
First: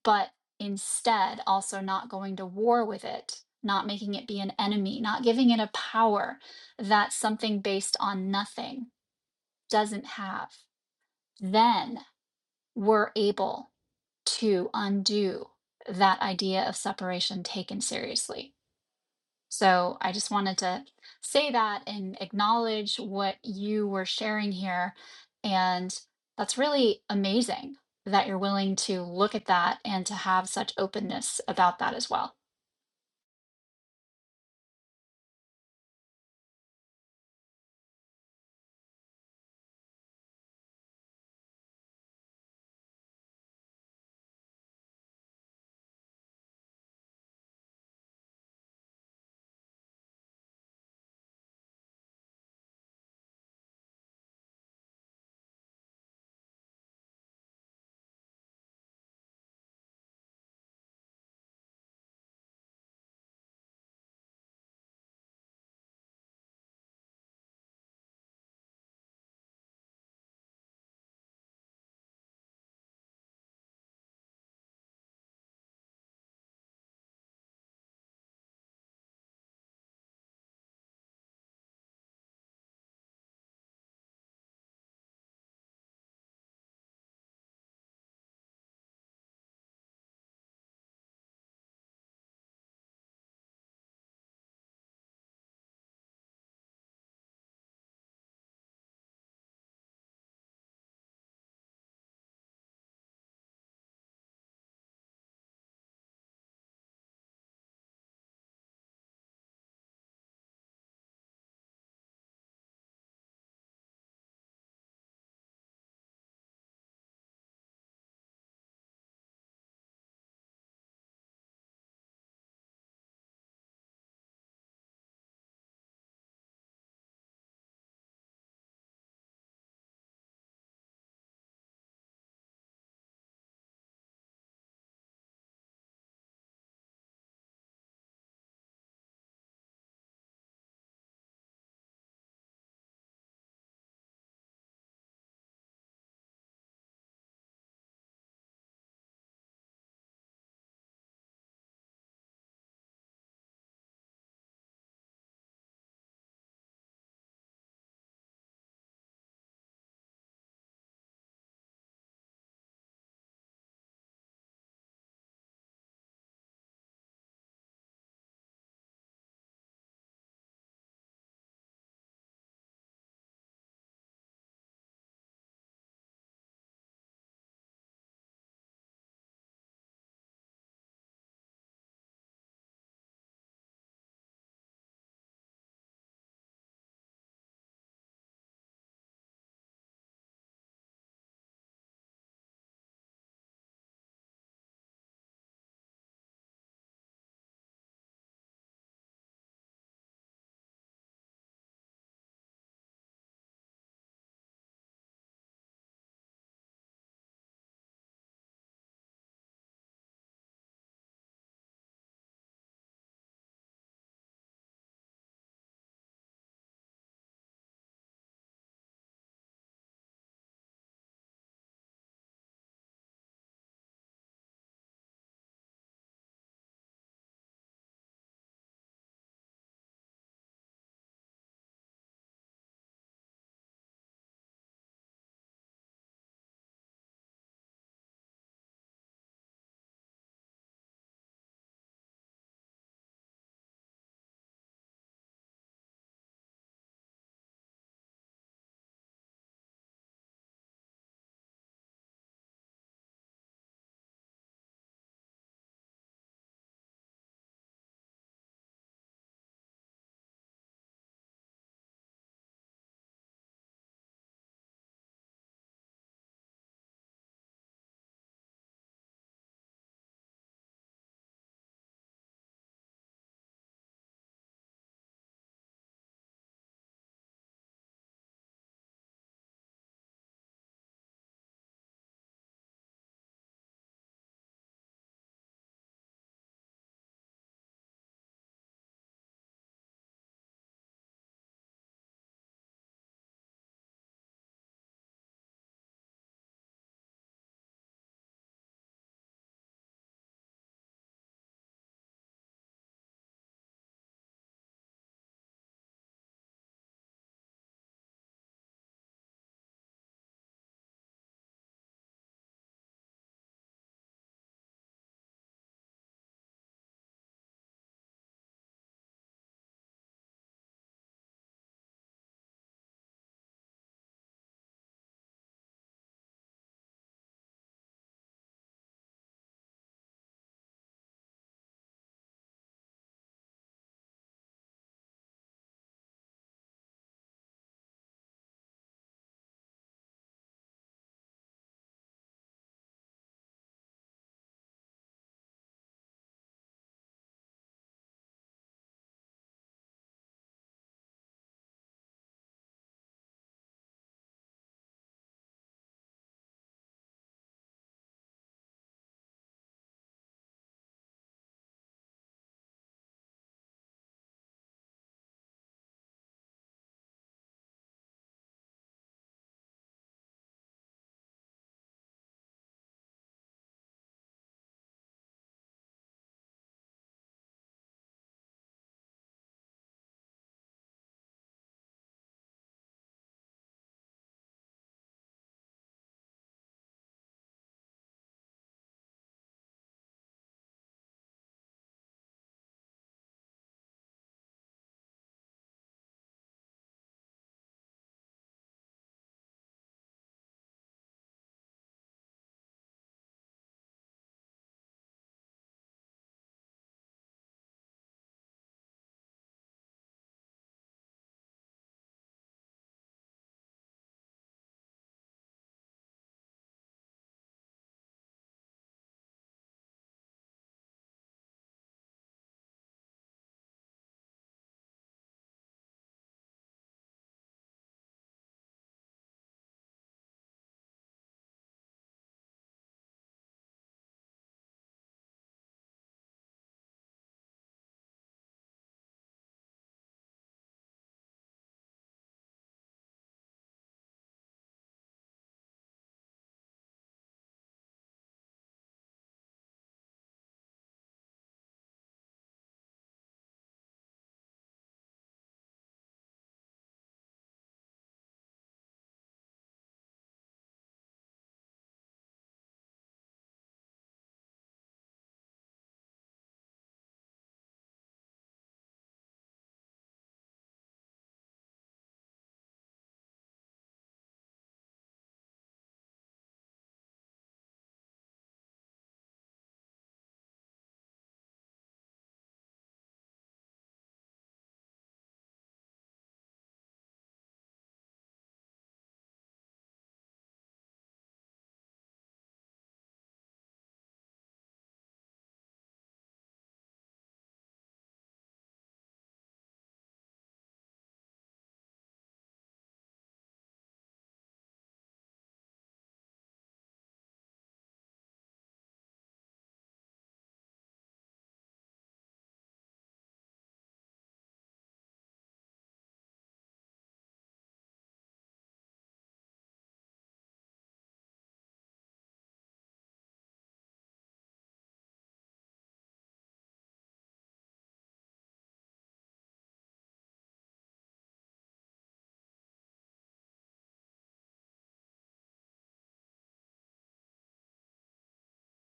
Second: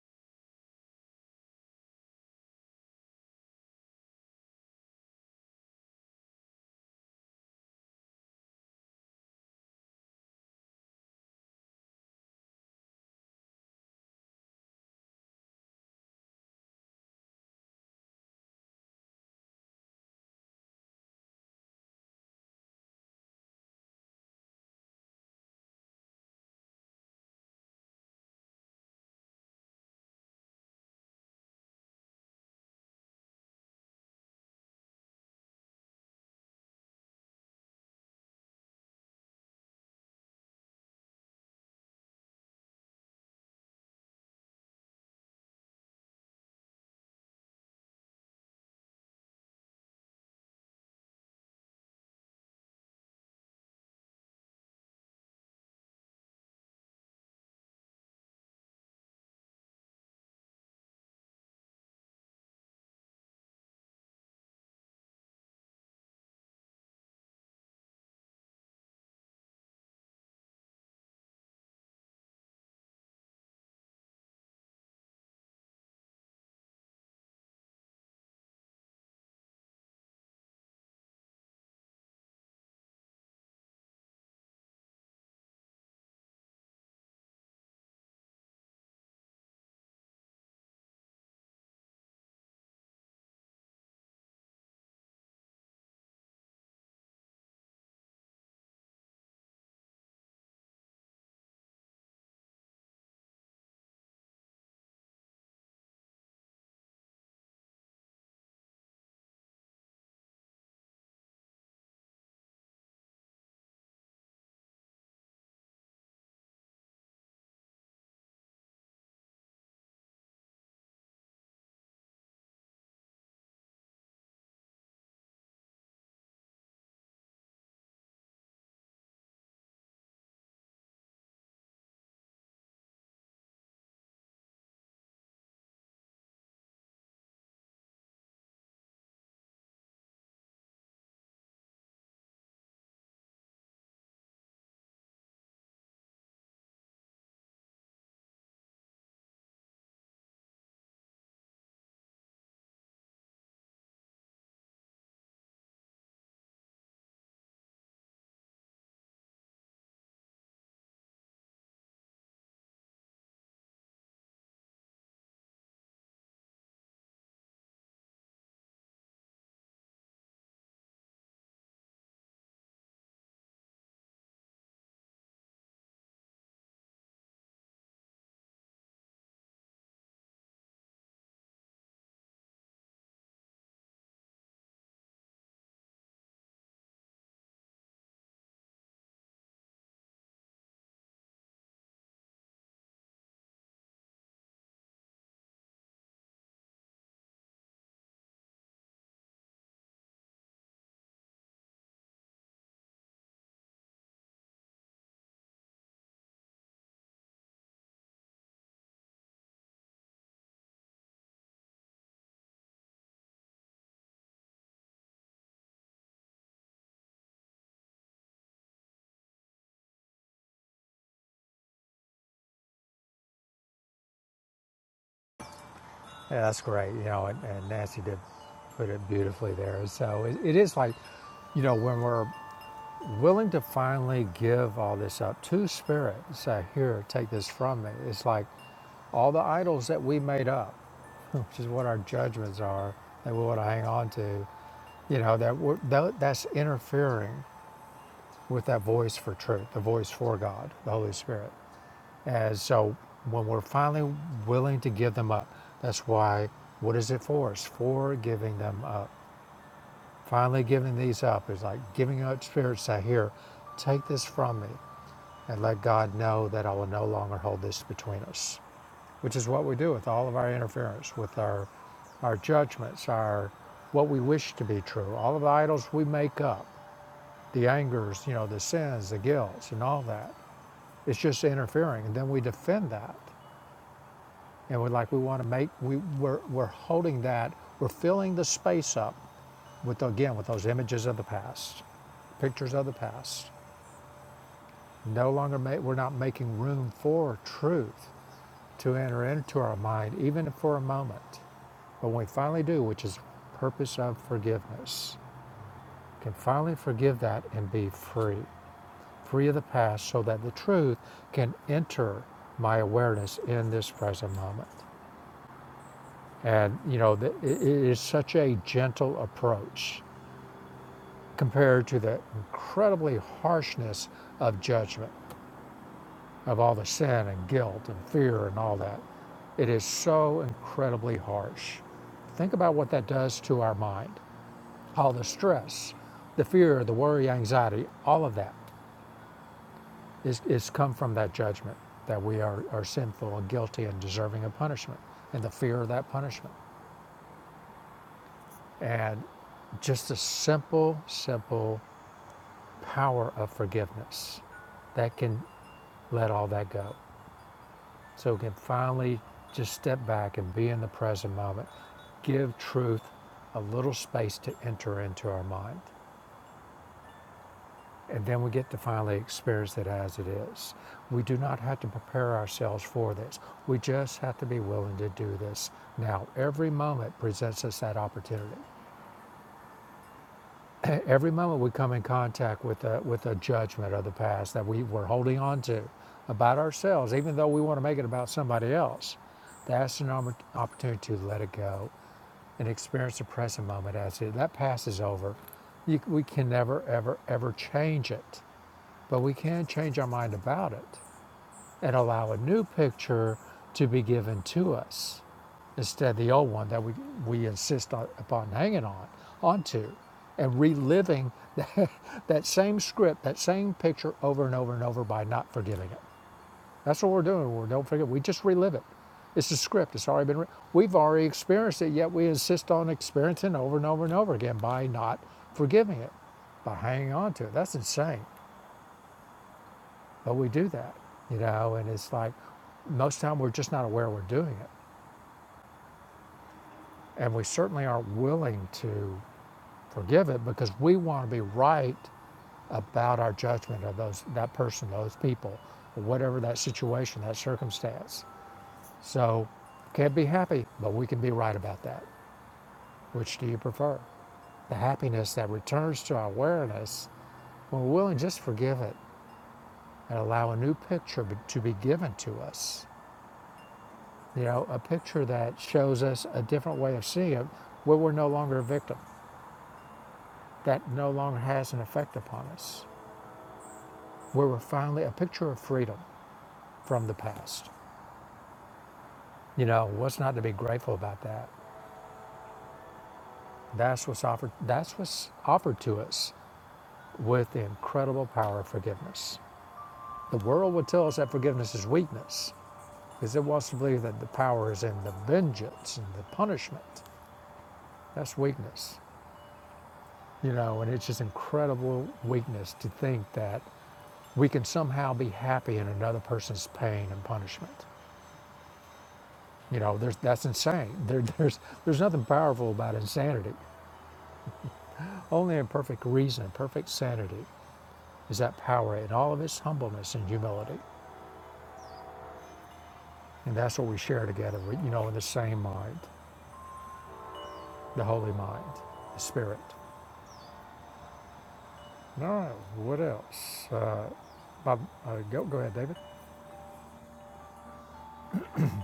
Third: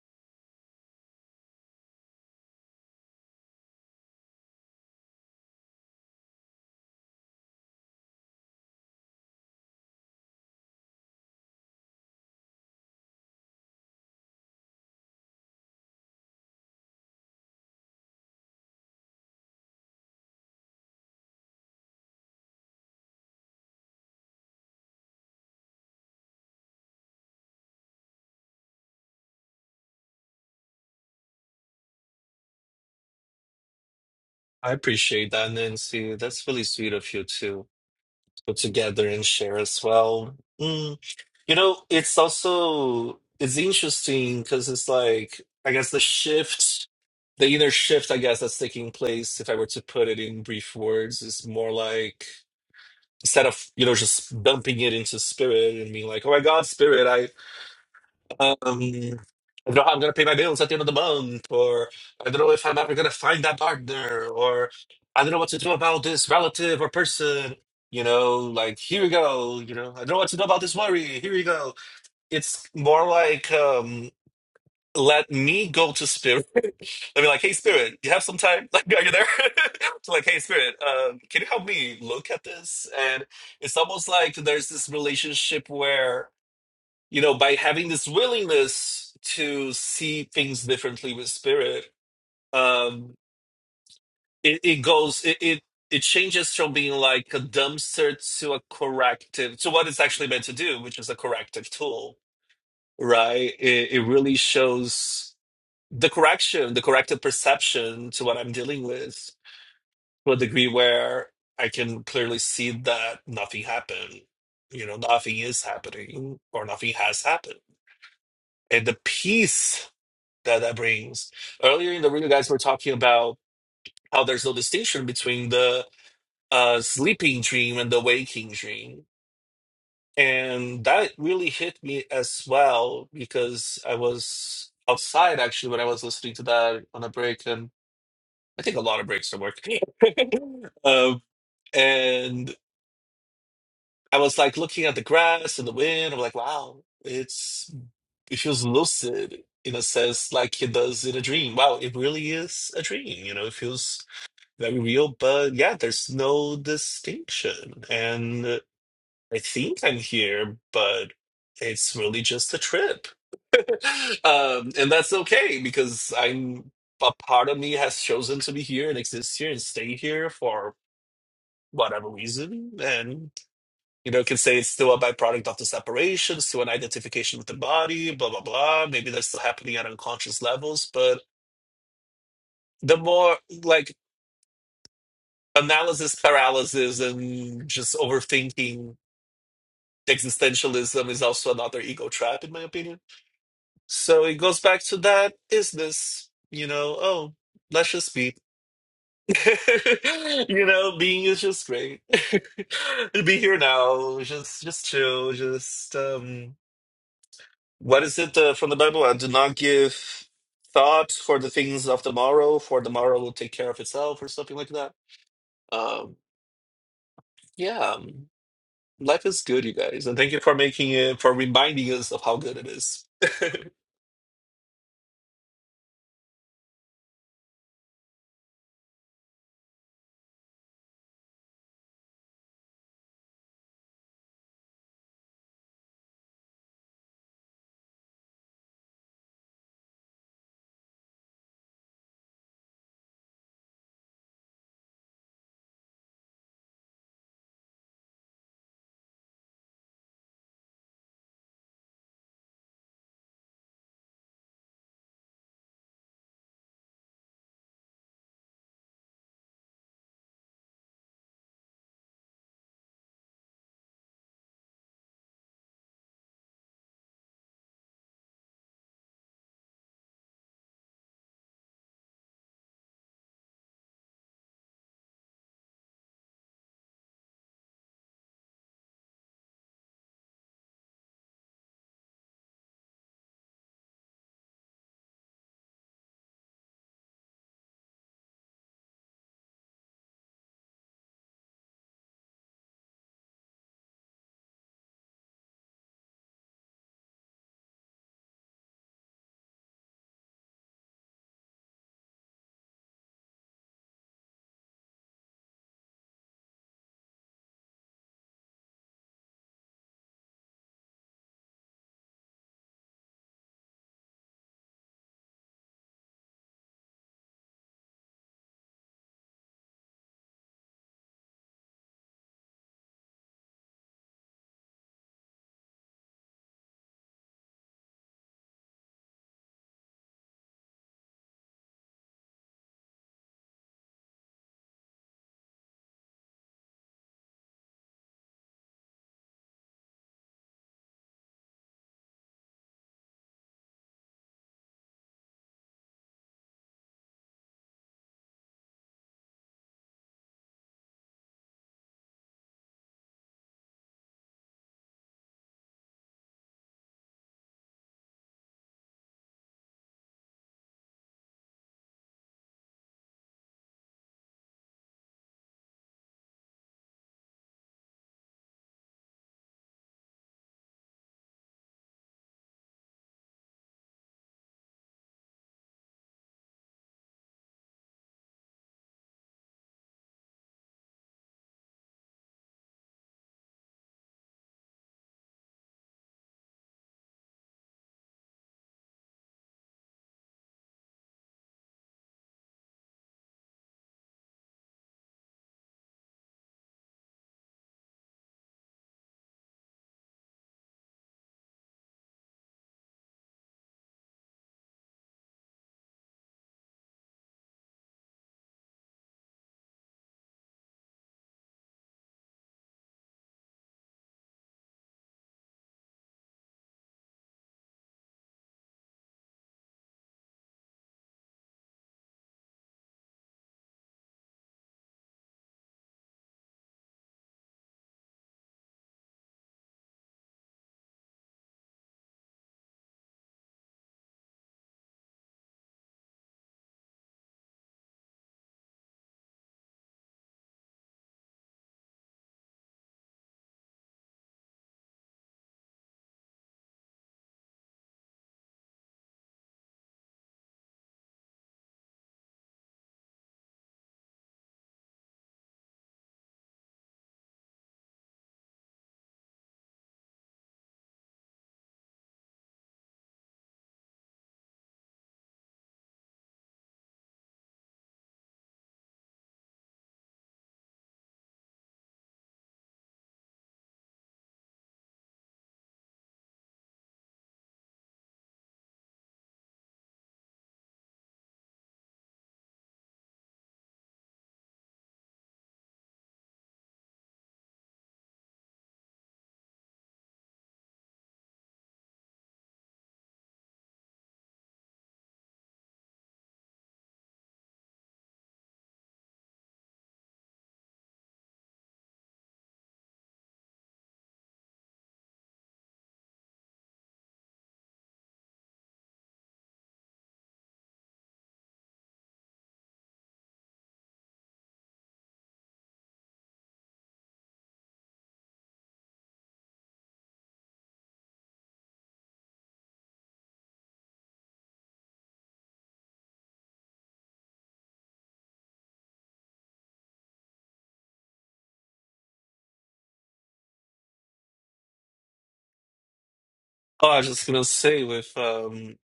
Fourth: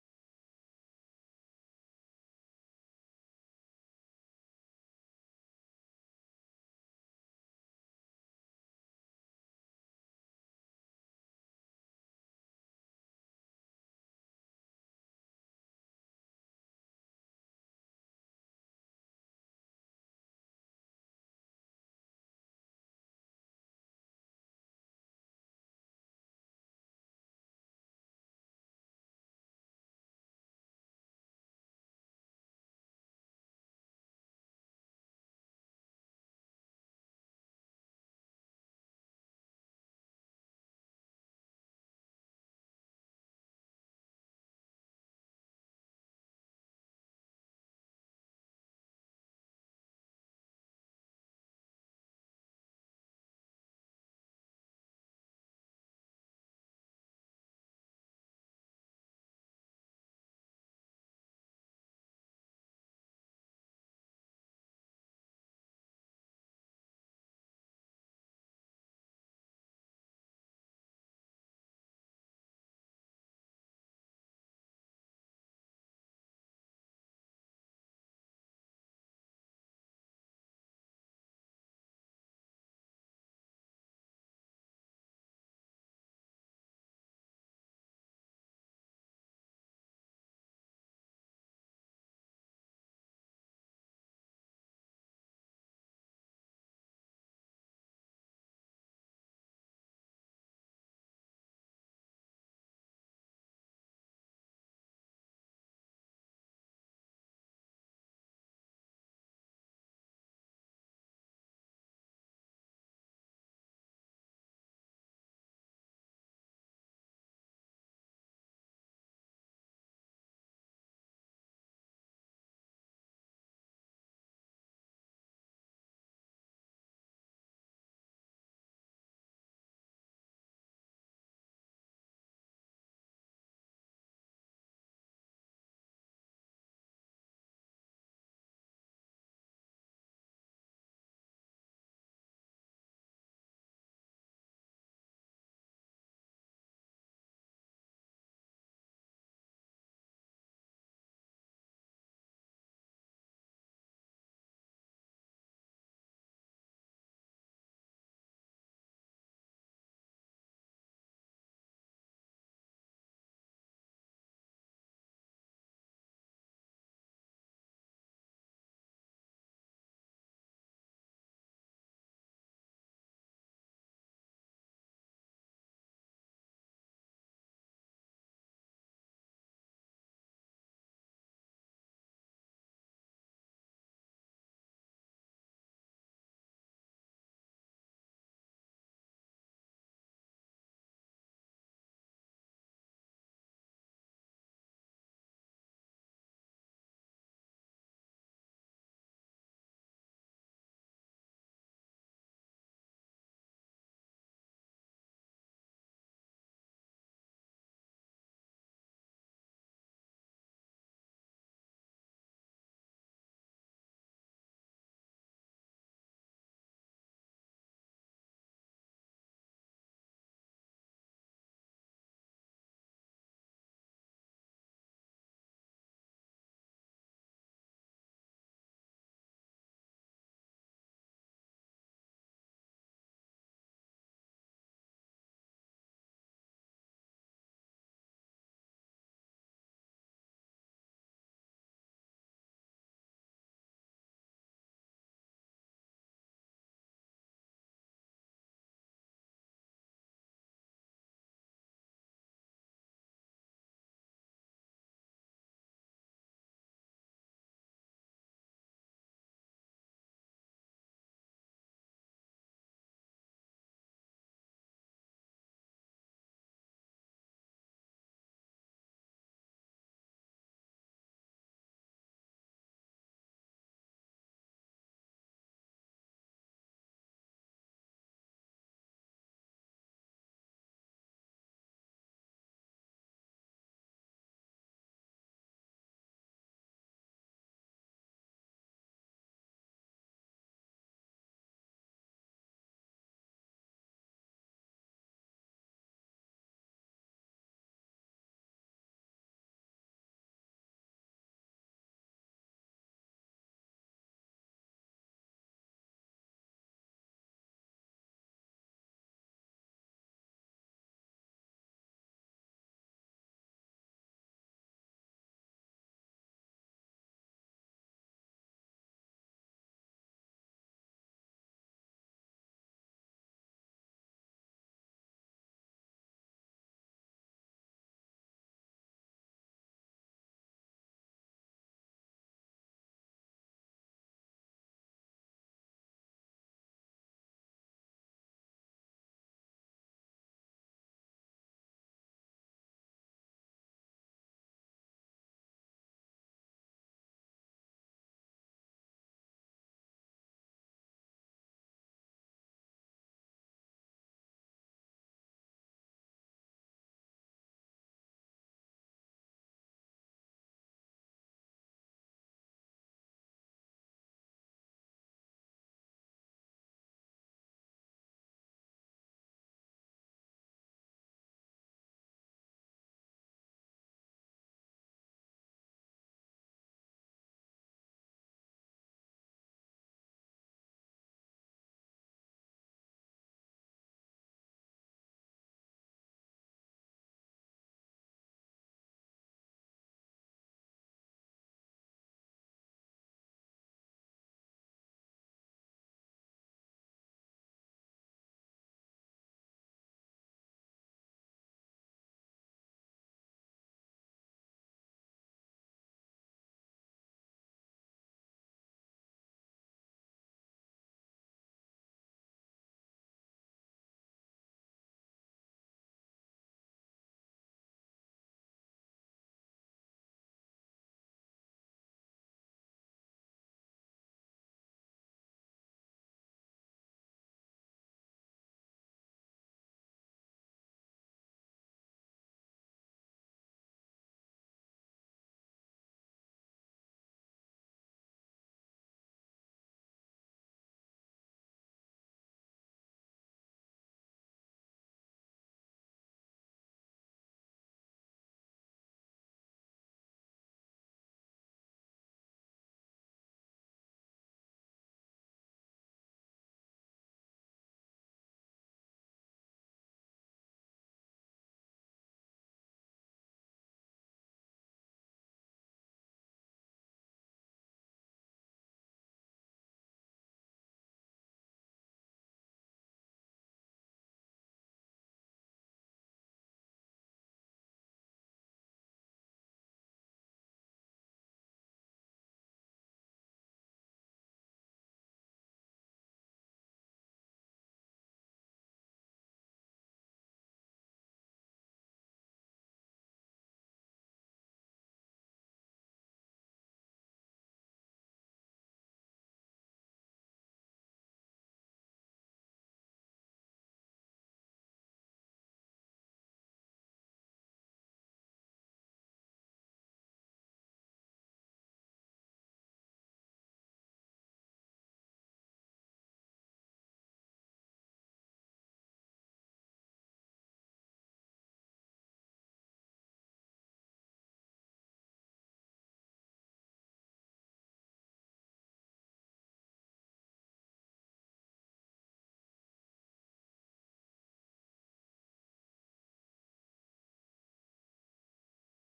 [SPEAKER 1] but instead also not going to war with it, not making it be an enemy, not giving it a power that something based on nothing doesn't have, then we're able to undo that idea of separation taken seriously. So I just wanted to say that and acknowledge what you were sharing here. And that's really amazing that you're willing to look at that and to have such openness about that as well.
[SPEAKER 3] I appreciate that, Nancy. That's really sweet of you to put together and share as well. Mm. You know, it's also it's interesting because it's like I guess the shift, the inner shift, I guess that's taking place. If I were to put it in brief words, is more like instead of you know just dumping it into spirit and being like, "Oh my God, spirit! I. Um, I don't know how I'm going to pay my bills at the end of the month, or I don't know if I'm ever going to find that partner, or I don't know what to do about this relative or person. You know, like, here we go. You know, I don't know what to do about this worry. Here we go. It's more like, um, let me go to spirit. I'd be like, hey, spirit, you have some time? Like, are you there? so like, hey, spirit, um, can you help me look at this? And it's almost like there's this relationship where you know, by having this willingness to see things differently with spirit, um, it, it goes, it, it, it changes from being like a dumpster to a corrective, to what it's actually meant to do, which is a corrective tool, right? It, it really shows the correction, the corrective perception to what I'm dealing with to a degree where I can clearly see that nothing happened, you know, nothing is happening or nothing has happened and the peace that that brings. Earlier in the room, you guys were talking about how there's no distinction between the uh, sleeping dream and the waking dream, and that really hit me as well because I was outside actually when I was listening to that on a break, and I take a lot of breaks from work, um, and I was like looking at the grass and the wind. I'm like, wow, it's it feels lucid in a sense like it does in a dream. Wow, it really is a dream. You know, it feels that real, but yeah, there's no distinction. And I think I'm here, but it's really just a trip. Um, and that's okay because I'm a part of me has chosen to be here and exist here and stay here for whatever reason. And you know, can say it's still a byproduct of the separation, still an identification with the body, blah blah blah. Maybe that's still happening at unconscious levels, but the more like analysis paralysis and just overthinking existentialism is also another ego trap in my opinion so it goes back to that is this you know oh let's just be you know being is just great be here now just just chill just um what is it uh, from the bible i do not give thought for the things of tomorrow for tomorrow will take care of itself or something like that um yeah um, life is good you guys and thank you for making it for reminding us of how good it is
[SPEAKER 2] Yeah, that's great. You know, and, and Nancy did put it beautifully there. So it, it is like, you know, when we're willing to finally give all this up to spirit, say, here, take this from me, it's like, All the idols that we made up, which is what our judgments are, that we want to hang on to, you know, that, we're, tho- that's interfering with that voice for truth, the voice for God, the Holy Spirit. And so when we're finally willing to give them up, that's why, what is it for? us? for giving them up. Finally giving these up is like giving up spirits say, here, take this from me and let God know that I will no longer hold this between us. which is what we do with all of our interference, with our, our judgments, our what we wish to be true, all of the idols we make up, the angers, you know, the sins, the guilts, and all that. It's just interfering, and then we defend that, and we're like we want to make we we're, we're holding that, we're filling the space up with again with those images of the past, pictures of the past. No longer ma- we're not making room for truth to enter into our mind, even for a moment But when we finally do, which is the purpose of forgiveness, we can finally forgive that and be free, free of the past, so that the truth can enter my awareness in this present moment. And you know, it is such a gentle approach compared to the incredibly harshness of judgment, of all the sin and guilt and fear and all that. It is so incredibly harsh. Think about what that does to our mind. All the stress, the fear, the worry, anxiety, all of that is, is come from that judgment that we are, are sinful and guilty and deserving of punishment and the fear of that punishment. And just the simple, simple power of forgiveness that can let all that go. So we can finally just step back and be in the present moment. Give truth a little space to enter into our mind. and then we get to finally experience it as it is. We do not have to prepare ourselves for this. We just have to be willing to do this now. Every moment presents us that opportunity. Every moment we come in contact with a, with a judgment of the past that we were holding on to about ourselves, even though we want to make it about somebody else, that's an opportunity to let it go and experience the present moment as it. That past is over. You, we can never, ever, ever change it but we can change our mind about it and allow a new picture to be given to us instead of the old one that we, we insist on, upon hanging on onto and reliving that, that same script, that same picture over and over and over by not forgiving it. That's what we're doing. We don't forget. We just relive it. It's a script. It's already been. Re- We've already experienced it, yet we insist on experiencing it over and over and over again by not forgiving it, by hanging on to it. That's insane. But we do that, you know, and it's like most of the time we're just not aware we're doing it. And we certainly aren't willing to forgive it because we want to be right about our judgment of those that person, those people, or whatever that situation, that circumstance. So can't be happy, but we can be right about that. Which do you prefer? The happiness that returns to our awareness when we're willing just to forgive it and allow a new picture to be given to us you know, a picture that shows us a different way of seeing it, where we're no longer a victim, that no longer has an effect upon us, where we're finally a picture of freedom from the past. You know, what's not to be grateful about that? That's what's offered. That's what's offered to us with the incredible power of forgiveness. The world would tell us that forgiveness is weakness, because it wants to believe that the power is in the vengeance and the punishment. That's weakness you know and it's just incredible weakness to think that we can somehow be happy in another person's pain and punishment. You know, there's, that's insane. There, there's, there's nothing powerful about insanity. Only in perfect reason, perfect sanity, is that power in all of its humbleness and humility. And that's what we share together, you know, in the same mind, the holy mind, the spirit. All right, what else? Uh, Bob, uh, go, go ahead, David.
[SPEAKER 3] Oh, I was just gonna say with um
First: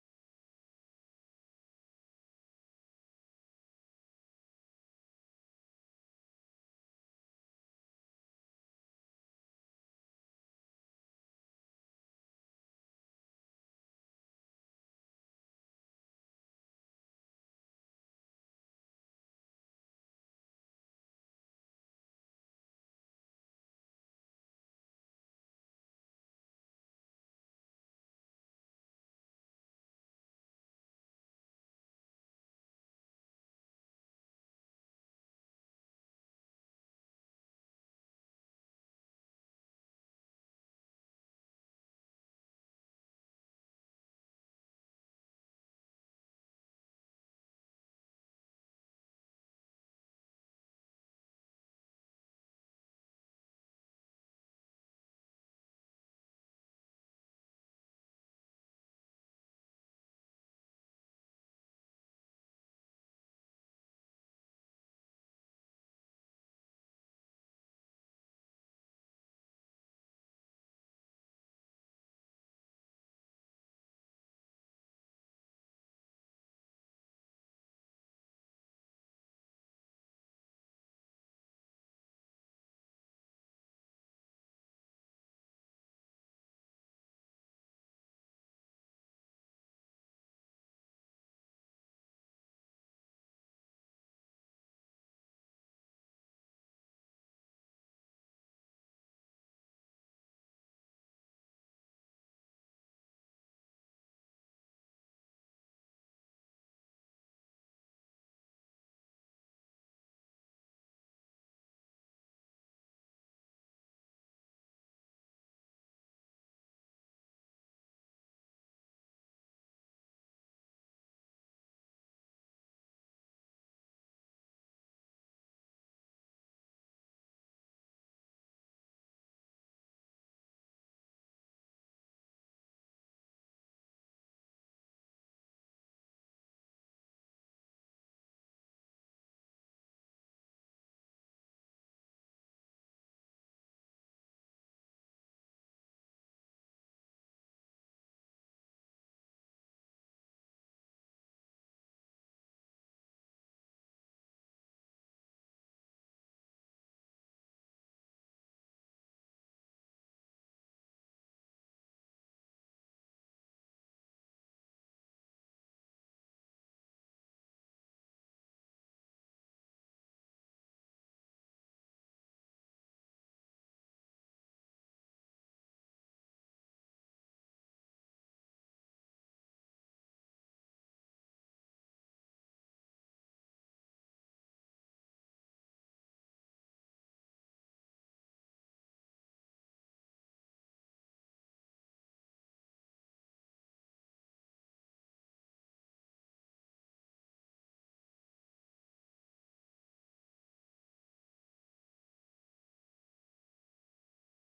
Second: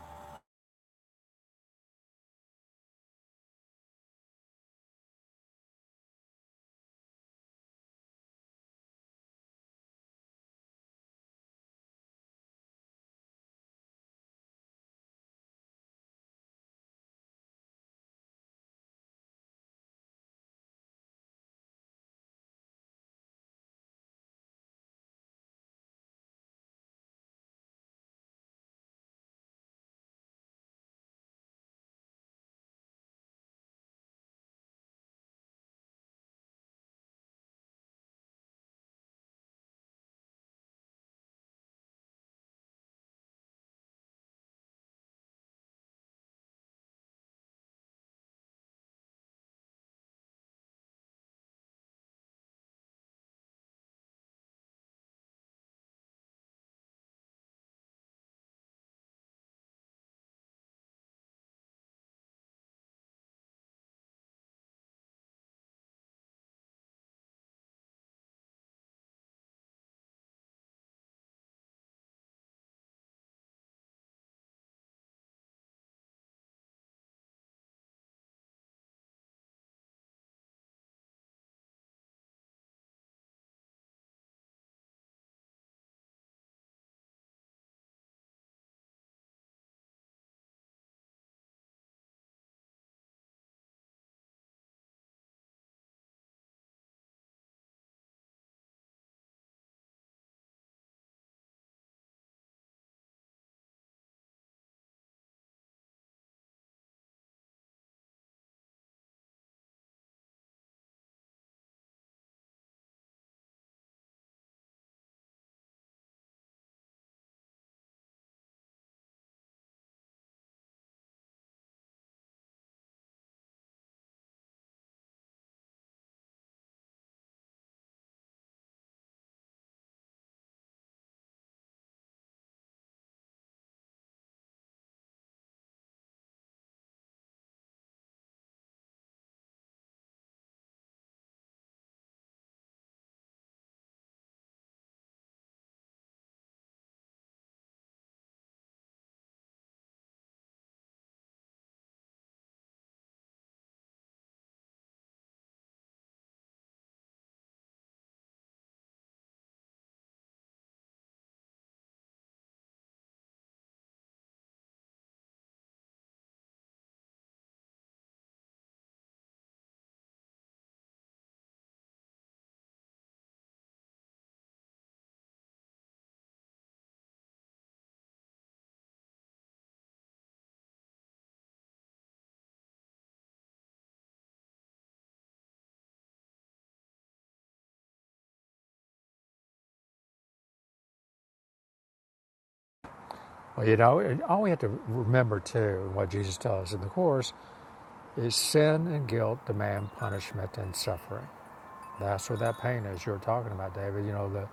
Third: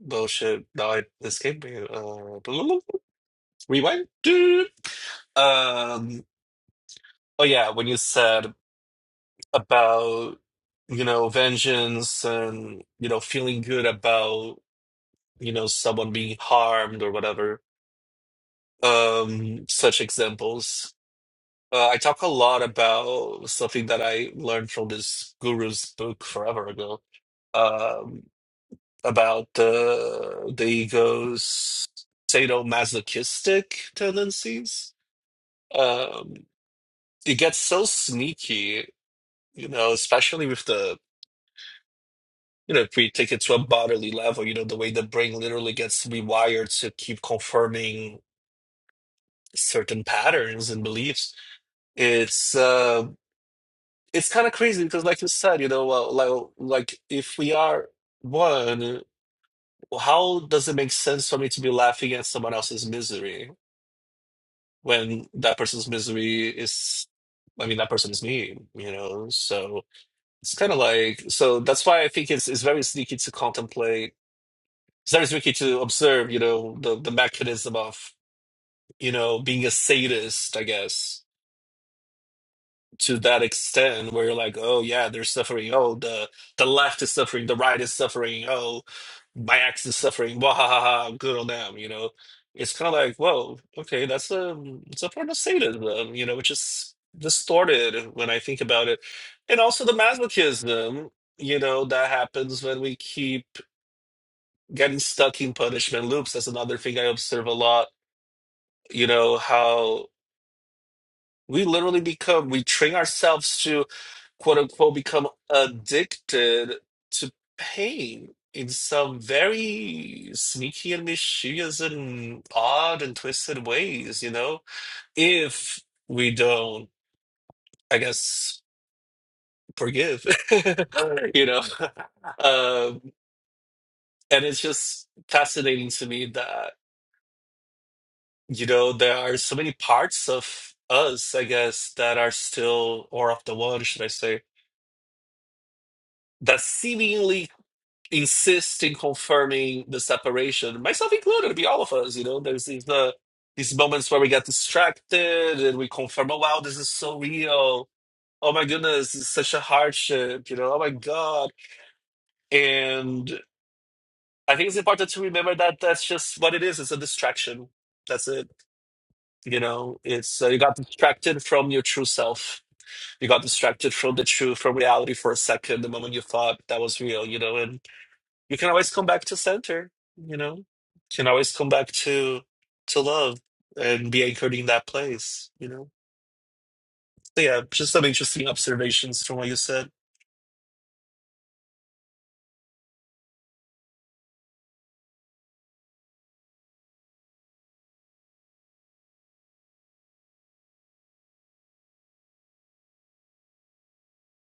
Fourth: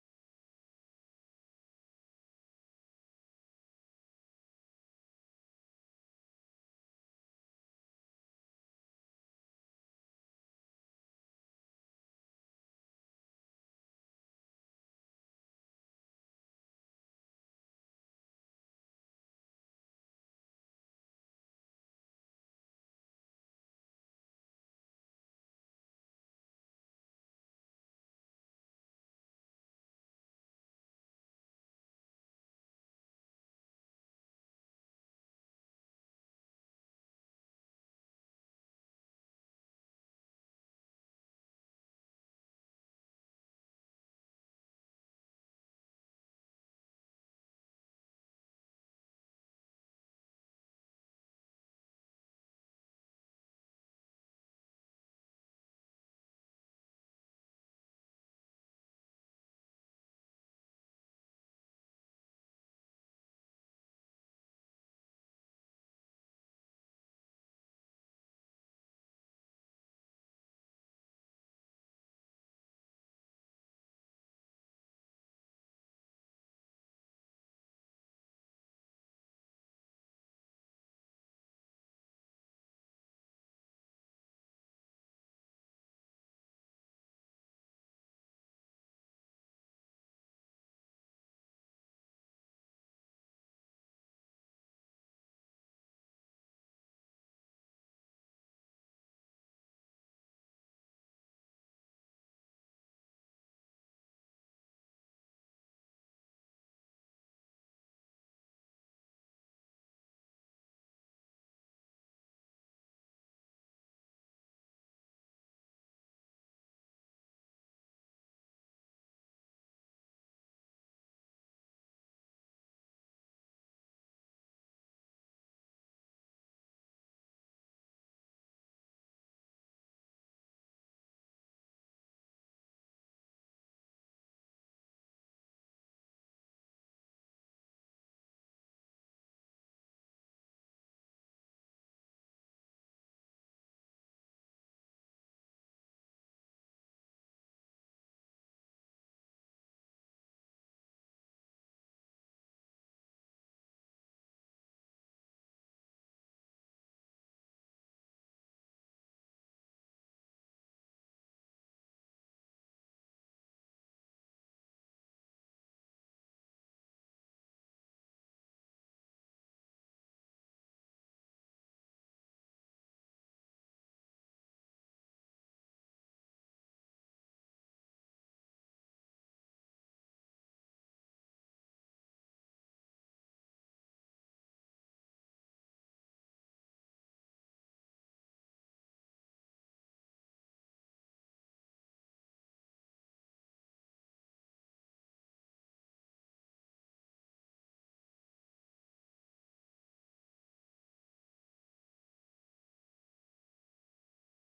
[SPEAKER 3] bullshit that I escaped me. Uh, rewind. Um. Oh yeah, when you said about you know vengeance and you know feeling good about you know someone being harmed or whatever. Um, such examples. Uh, I talk a lot about something that I learned from this guru's book forever ago. Um, about the the ego's sadomasochistic tendencies. Um, it gets so sneaky, you know, especially with the you know, if we take it to a bodily level, you know, the way the brain literally gets rewired to keep confirming certain patterns and beliefs. It's uh, it's kind of crazy because, like you said, you know, uh, like like if we are one, how does it make sense for me to be laughing at someone else's misery? when that person's misery is I mean that person is me, you know. So it's kind of like so that's why I think it's it's very sneaky to contemplate. It's very sneaky to observe, you know, the the mechanism of you know being a sadist, I guess to that extent where you're like, oh yeah, they're suffering. Oh, the the left is suffering, the right is suffering. Oh, my ex is suffering. Wah ha ha ha. Good on them. You know, it's kind of like, whoa, okay, that's a it's a form of sadism. You know, which is distorted when I think about it, and also the masochism. You know, that happens when we keep getting stuck in punishment loops. That's another thing I observe a lot. You know how. We literally become, we train ourselves to quote unquote become addicted to pain in some very sneaky and mischievous and odd and twisted ways, you know? If we don't, I guess, forgive, you know? Um, and it's just fascinating to me that, you know, there are so many parts of us, I guess, that are still, or of the one, should I say, that seemingly insist in confirming the separation, myself included, it'd be all of us, you know, there's these uh, these moments where we get distracted and we confirm, oh wow, this is so real. Oh my goodness, it's such a hardship, you know, oh my God. And I think it's important to remember that that's just what it is. It's a distraction. That's it. You know, it's uh, you got distracted from your true self. You got distracted from the truth, from reality for a second, the moment you thought that was real, you know, and you can always come back to center you know can always come back to to love and be anchored in that place you know so yeah just some interesting observations from what you said
[SPEAKER 2] Well, you know, and all we have to remember too, what Jesus tells us in the Course, is sin and guilt demand punishment and suffering. That's where that pain is you're talking about, David. You know, the,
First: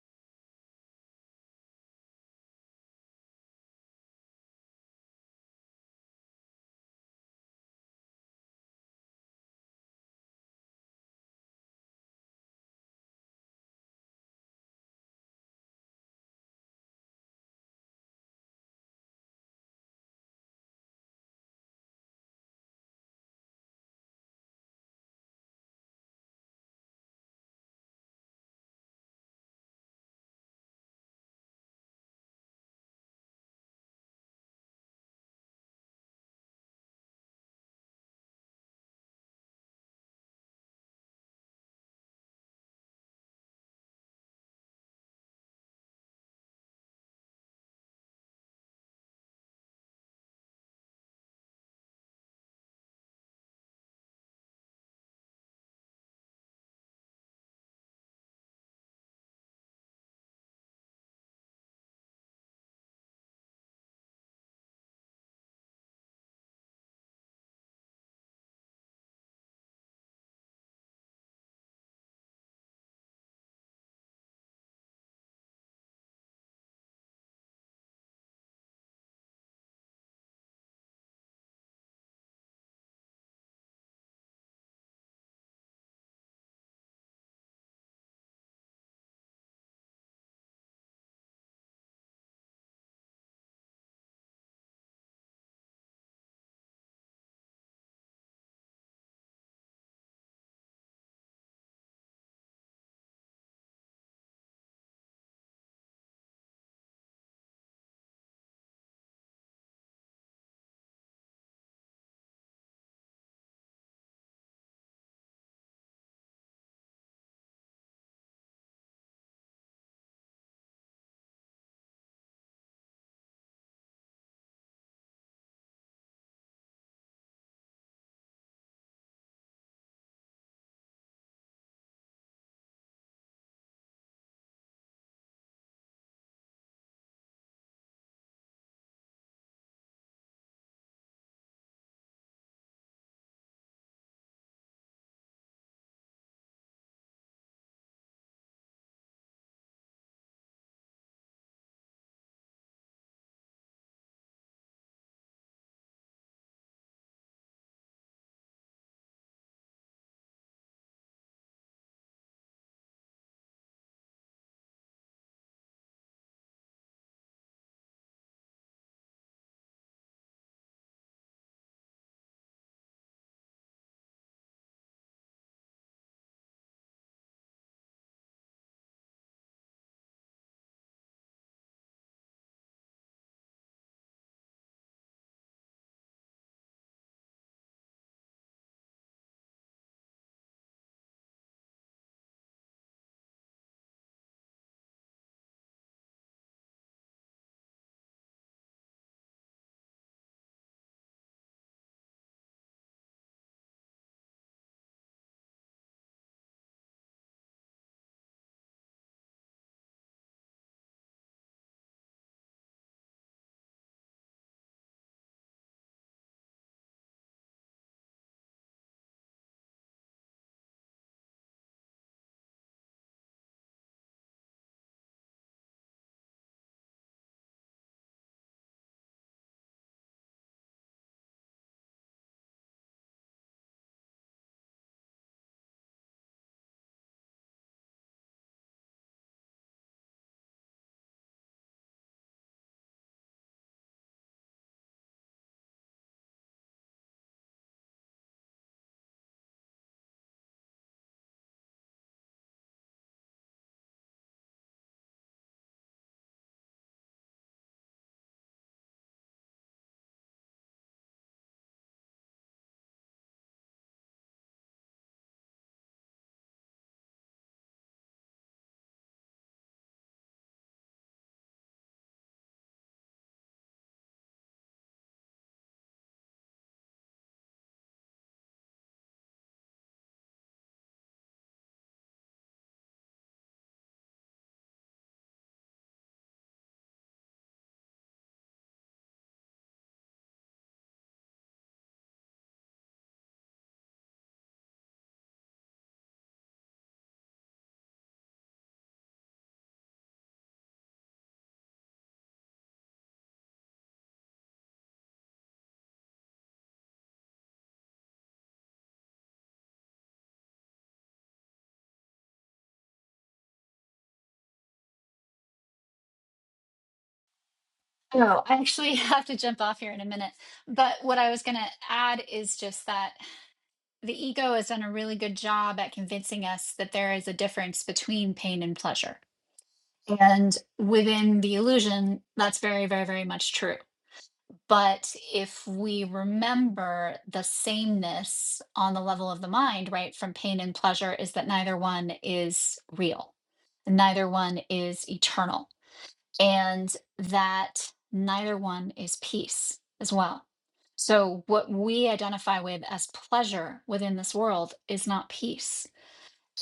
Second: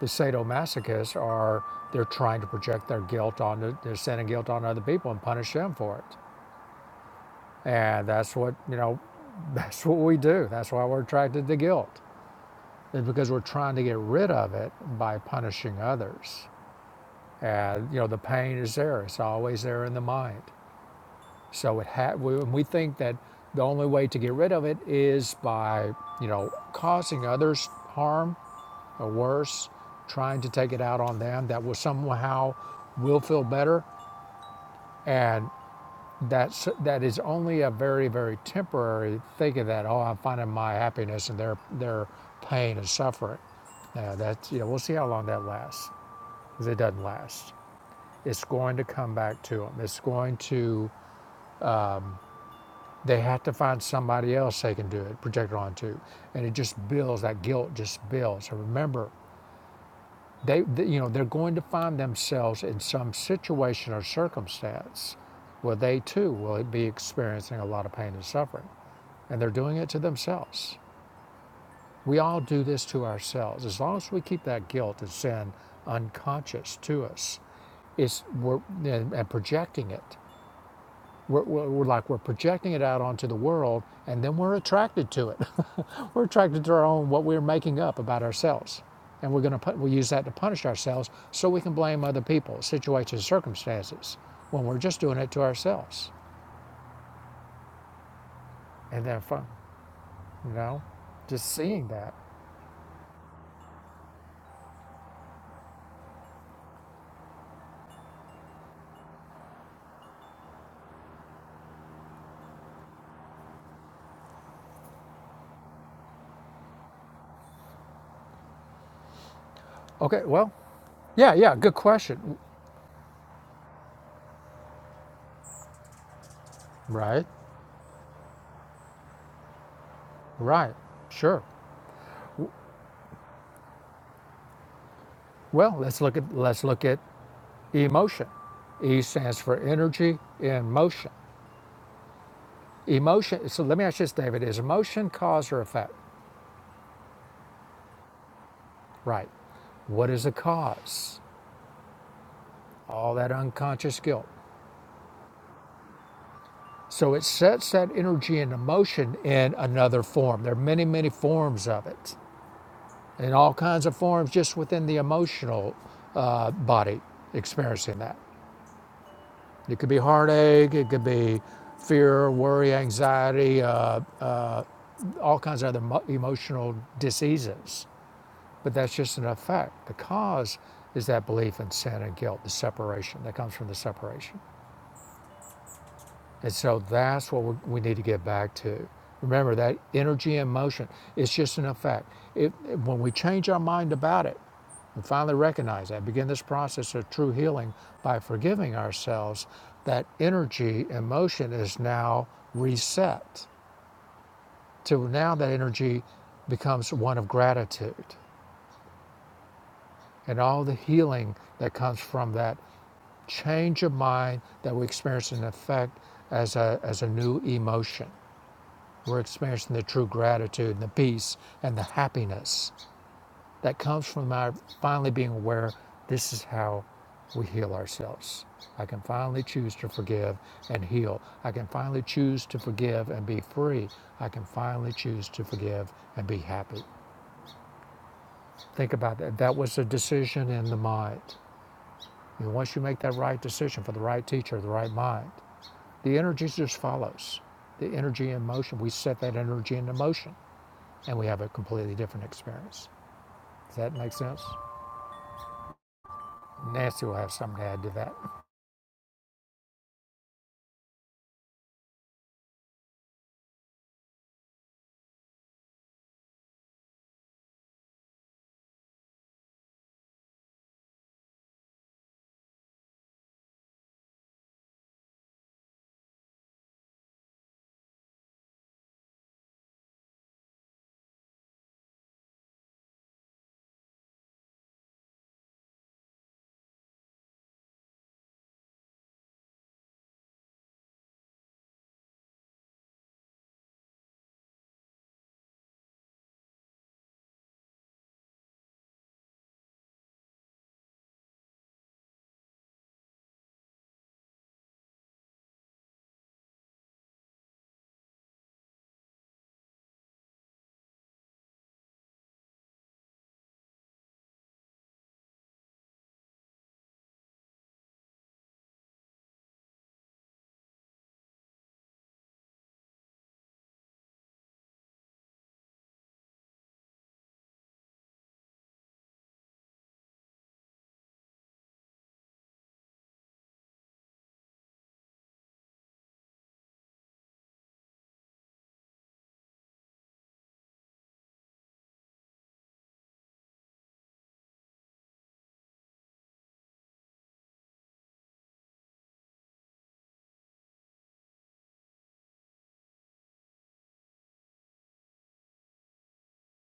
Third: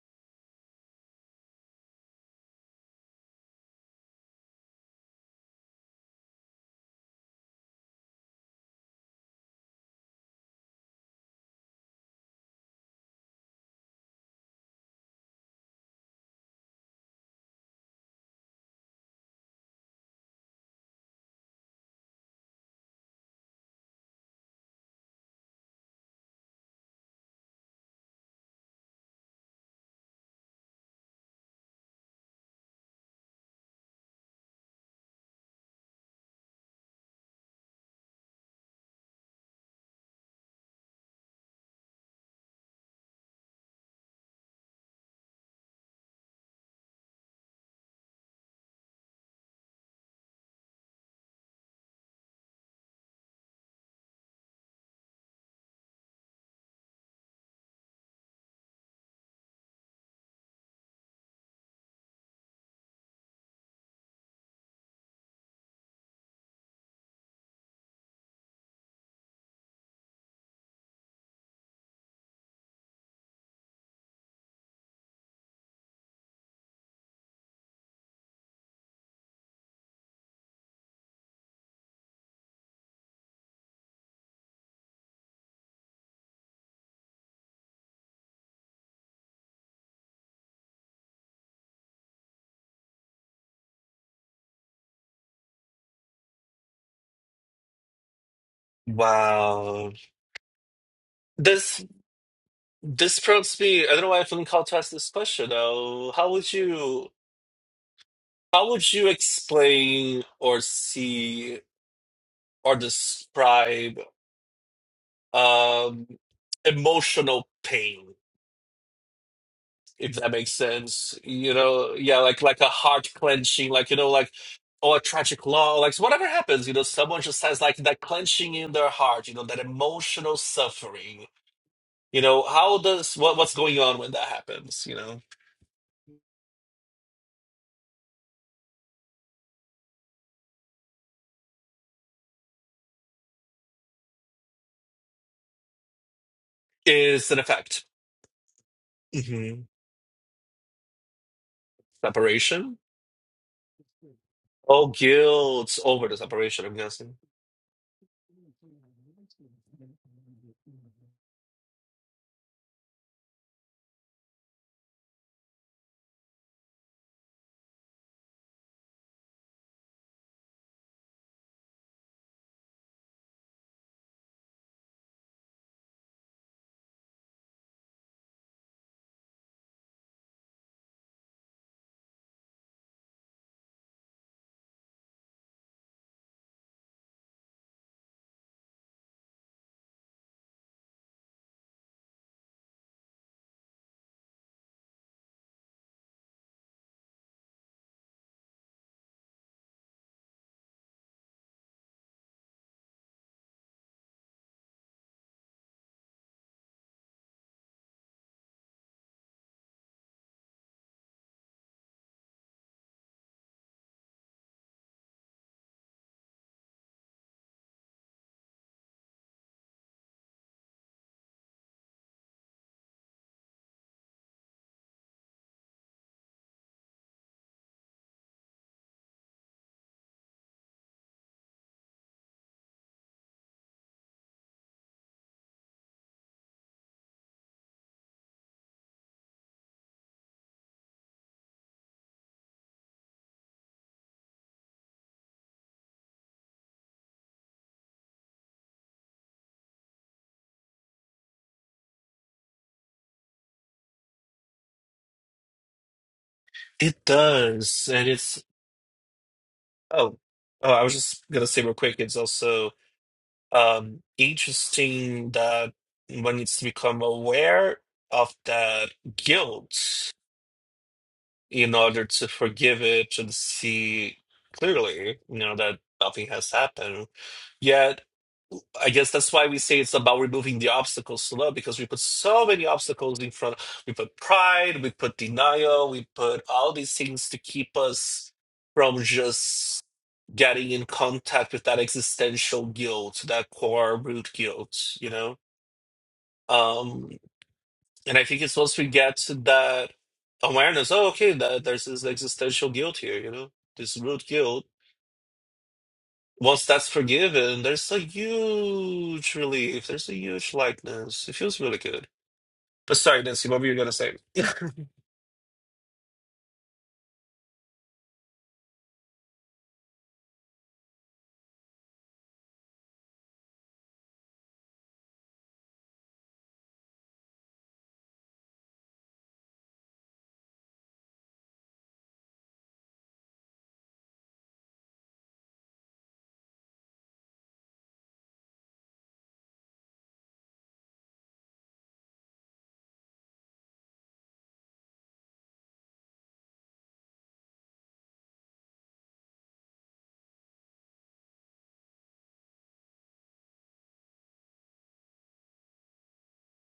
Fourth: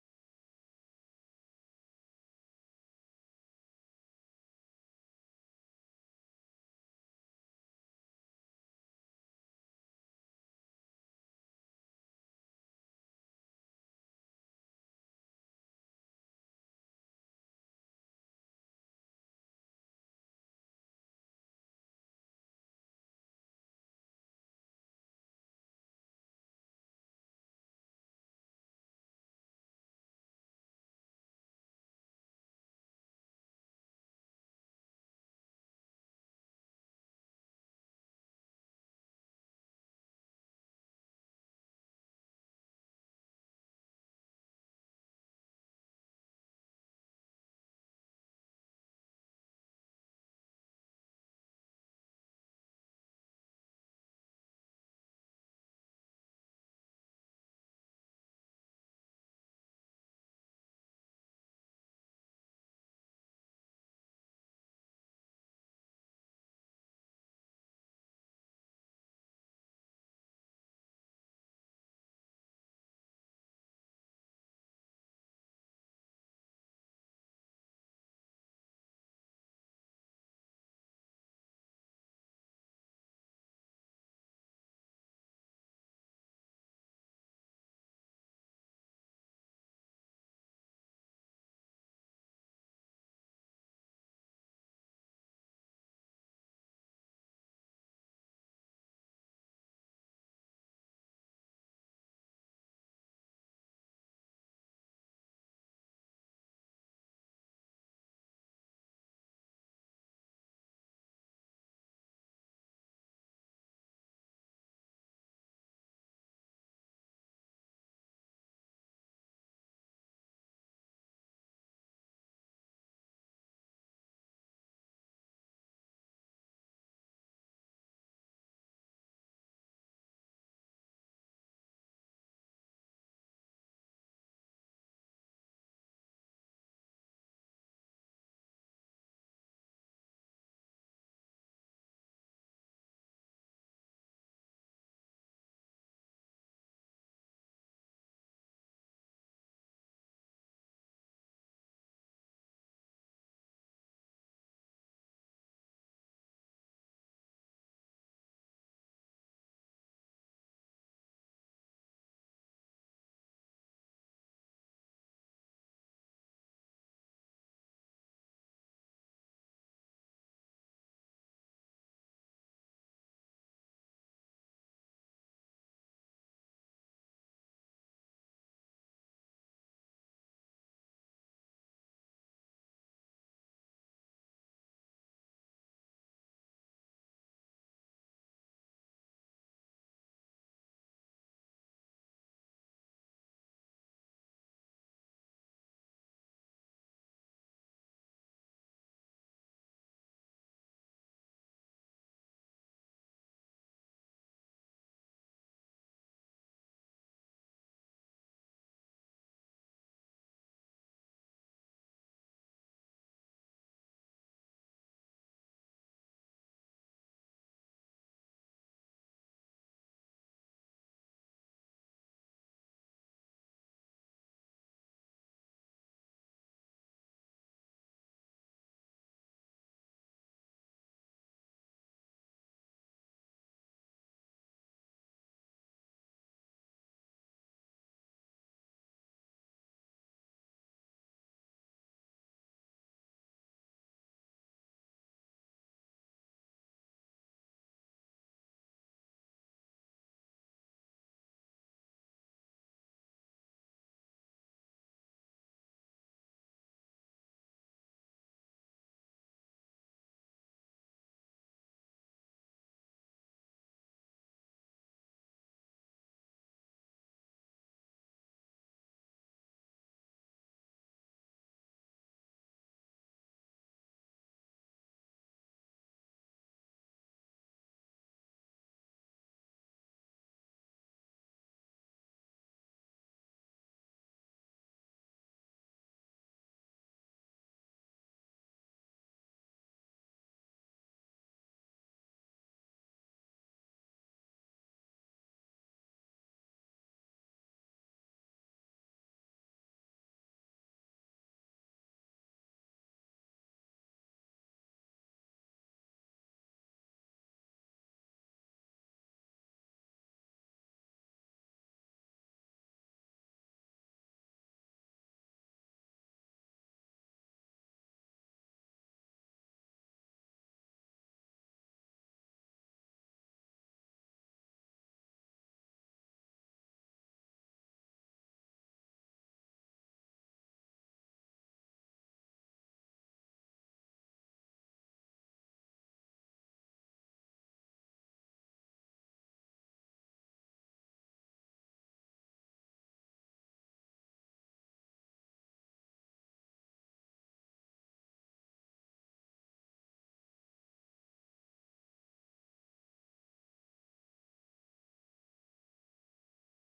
[SPEAKER 2] the sadomasochists are, they're trying to project their guilt on, their sin and guilt on other people and punish them for it. And that's what, you know, that's what we do. That's why we're attracted to guilt, is because we're trying to get rid of it by punishing others. And, you know, the pain is there, it's always there in the mind. So it ha- we, we think that the only way to get rid of it is by, you know, causing others harm or worse, trying to take it out on them that will somehow will feel better. And that's, that is only a very, very temporary thing of that, oh, I'm finding my happiness and their, their pain and suffering. Now that's, you know, we'll see how long that lasts because it doesn't last. It's going to come back to them. It's going to, they have to find somebody else they can do it, project it onto. And it just builds, that guilt just builds. And remember, They, th you know, they're going to find themselves in some situation or circumstance where they too will be experiencing a lot of pain and suffering, and they're doing it to themselves. We all do this to ourselves. As long as we keep that guilt and sin unconscious to us, it's we're, and, and projecting it we're, we're, like we're projecting it out onto the world, and then we're attracted to it. we're attracted to our own what we're making up about ourselves, and we're gonna put, we use that to punish ourselves so we can blame other people, situations, circumstances, when we're just doing it to ourselves. And then
[SPEAKER 3] wow
[SPEAKER 2] you know, just
[SPEAKER 3] this
[SPEAKER 2] seeing that.
[SPEAKER 3] this prompts me i don't know why i'm feeling called to ask this question though how would you how would you explain or see or describe um emotional pain if
[SPEAKER 2] Okay,
[SPEAKER 3] that
[SPEAKER 2] well,
[SPEAKER 3] makes sense
[SPEAKER 2] yeah,
[SPEAKER 3] you
[SPEAKER 2] yeah, good
[SPEAKER 3] know yeah
[SPEAKER 2] question.
[SPEAKER 3] like like a heart clenching like you know like or a tragic law like so whatever happens you know someone
[SPEAKER 2] Right,
[SPEAKER 3] just has like that clenching in their heart you know that emotional
[SPEAKER 2] right,
[SPEAKER 3] suffering
[SPEAKER 2] sure.
[SPEAKER 3] you know how does what what's going on when that happens you know
[SPEAKER 2] Well, let's look at let's look at emotion. E stands for energy in motion. Emotion, so let me ask you this, David. Is emotion cause or effect?
[SPEAKER 3] is an effect
[SPEAKER 2] Right.
[SPEAKER 3] hmm
[SPEAKER 2] What is the cause?
[SPEAKER 3] separation
[SPEAKER 2] All that unconscious guilt.
[SPEAKER 3] oh guilt over the separation i'm guessing
[SPEAKER 2] So it sets that energy and emotion in another form. There are many, many forms of it, and all kinds of forms just within the emotional uh, body experiencing that. It could be heartache, it could be fear, worry, anxiety, uh, uh, all kinds of other mo- emotional diseases But that's just an effect. The cause is that belief in sin and guilt, the separation that comes from the separation. And so that's what we we need to get back to. Remember that energy and motion, it's just an effect. It, when we change our mind about it and finally recognize that, begin this process of true healing by forgiving ourselves, that energy and motion is now reset. To now that energy becomes one of gratitude and all the healing that comes from that change of mind that we experience in effect as a, as a new emotion. We're experiencing the true gratitude and the peace and the happiness that comes from our finally being aware this is how we heal ourselves. I can finally choose to forgive and heal. I can finally choose to forgive and be free. I can finally choose to forgive and be happy. Think about that. That was a decision in the mind. And once you make that right decision for the right teacher, the right mind, The energy just follows. The energy in motion, we set that energy into motion and we have a completely different experience. Does that make sense?
[SPEAKER 3] it
[SPEAKER 2] Nancy will have something to add
[SPEAKER 3] does
[SPEAKER 2] to
[SPEAKER 3] and
[SPEAKER 2] that.
[SPEAKER 3] it's Oh, oh, I was just gonna say real quick, it's also um interesting that one needs to become aware of that guilt in order to forgive it and see clearly, you know, that nothing has happened. Yet I guess that's why we say it's about removing the obstacles to love because we put so many obstacles in front. We put pride, we put denial, we put all these things to keep us from just getting in contact with that existential guilt, that core root guilt, you know? Um, and I think it's once we get to that awareness, oh, okay, that there's this existential guilt here, you know, this root guilt Once that's forgiven, there's a huge relief. There's a huge lightness. It feels really good. But sorry, Nancy, what were you gonna say?
[SPEAKER 1] Oh, I actually have to jump off here in a minute. But what I was going to add is just that the ego has done a really good job at convincing us that there is a difference between pain and pleasure. And within the illusion, that's very, very, very much true But if we remember the sameness on the level of the mind, right, from pain and pleasure, is that neither one is real, neither one is eternal, and that neither one is peace as well. So, what we identify with as pleasure within this world is not peace.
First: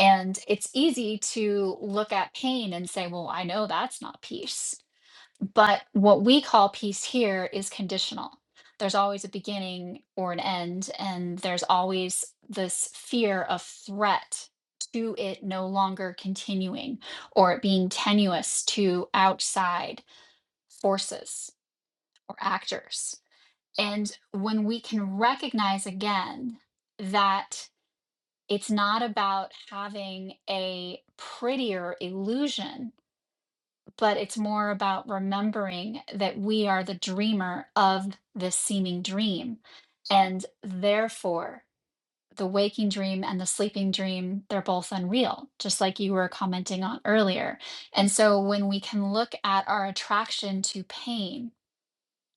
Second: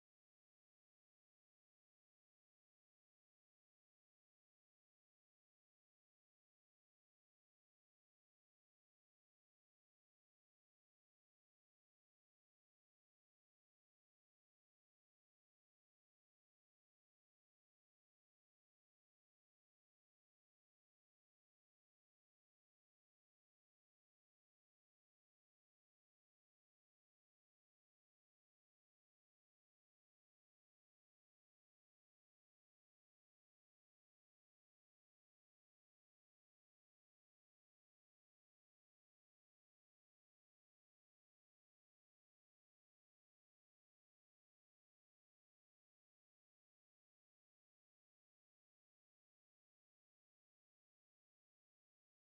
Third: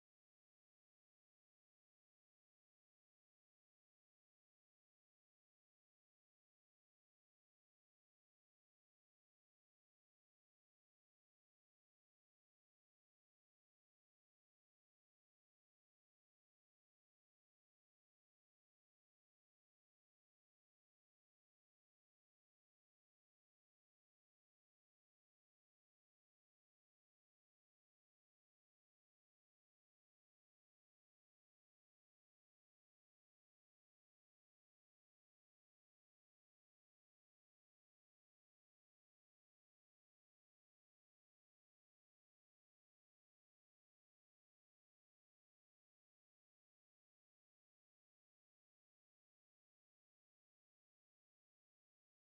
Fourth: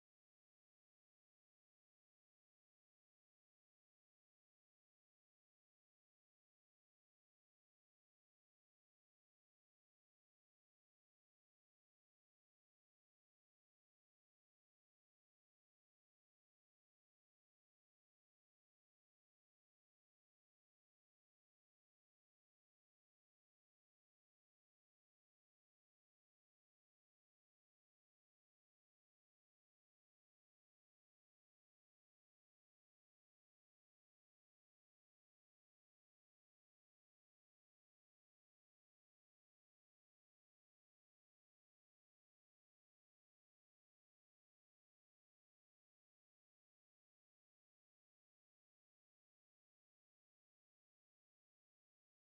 [SPEAKER 1] And it's easy to look at pain and say, well, I know that's not peace but what we call peace here is conditional. There's always a beginning or an end, and there's always this fear of threat to it no longer continuing or it being tenuous to outside forces or actors. And when we can recognize again that it's not about having a prettier illusion but it's more about remembering that we are the dreamer of this seeming dream. And therefore, the waking dream and the sleeping dream, they're both unreal, just like you were commenting on earlier. And so, when we can look at our attraction to pain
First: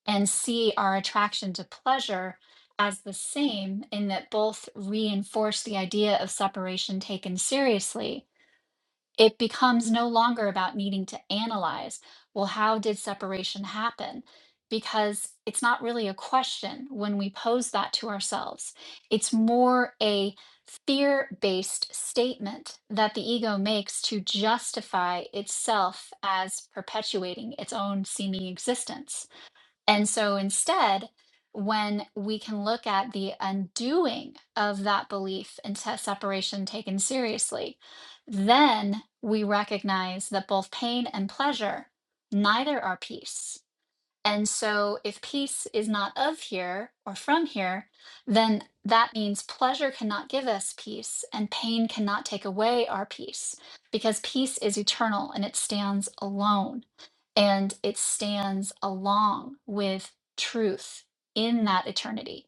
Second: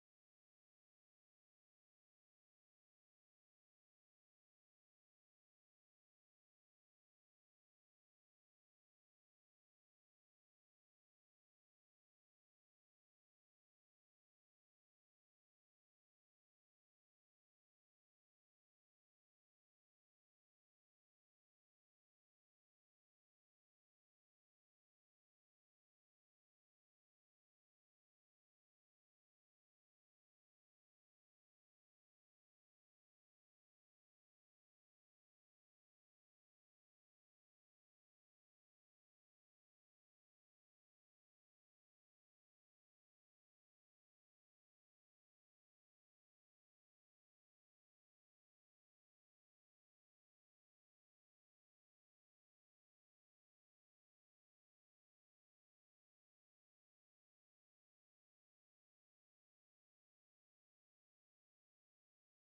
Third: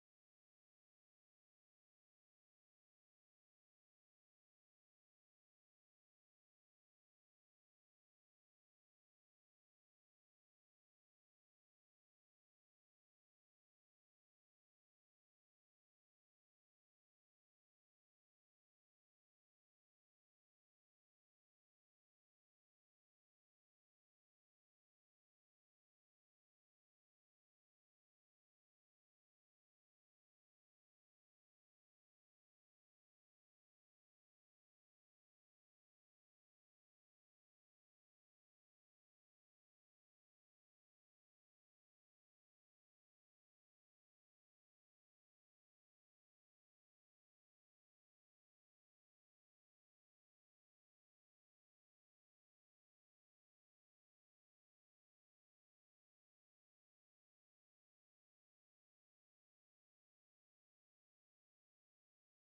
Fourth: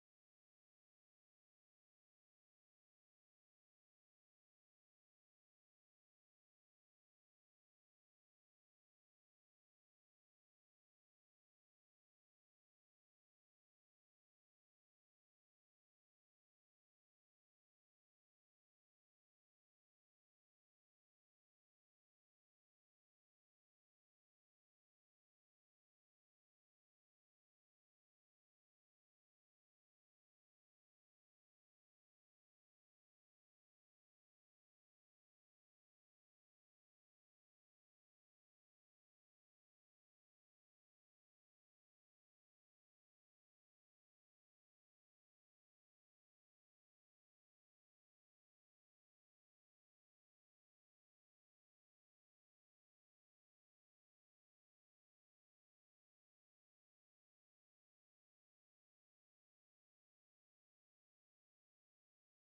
[SPEAKER 1] and see our attraction to pleasure as the same, in that both reinforce the idea of separation taken seriously, it becomes no longer about needing to analyze, well, how did separation happen? Because it's not really a question when we pose that to ourselves. It's more a fear based statement that the ego makes to justify itself as perpetuating its own seeming existence. And so instead, when we can look at the undoing of that belief and se- separation taken seriously, then we recognize that both pain and pleasure, neither are peace and so, if peace is not of here or from here, then that means pleasure cannot give us peace and pain cannot take away our peace because peace is eternal and it stands alone and it stands along with truth in that eternity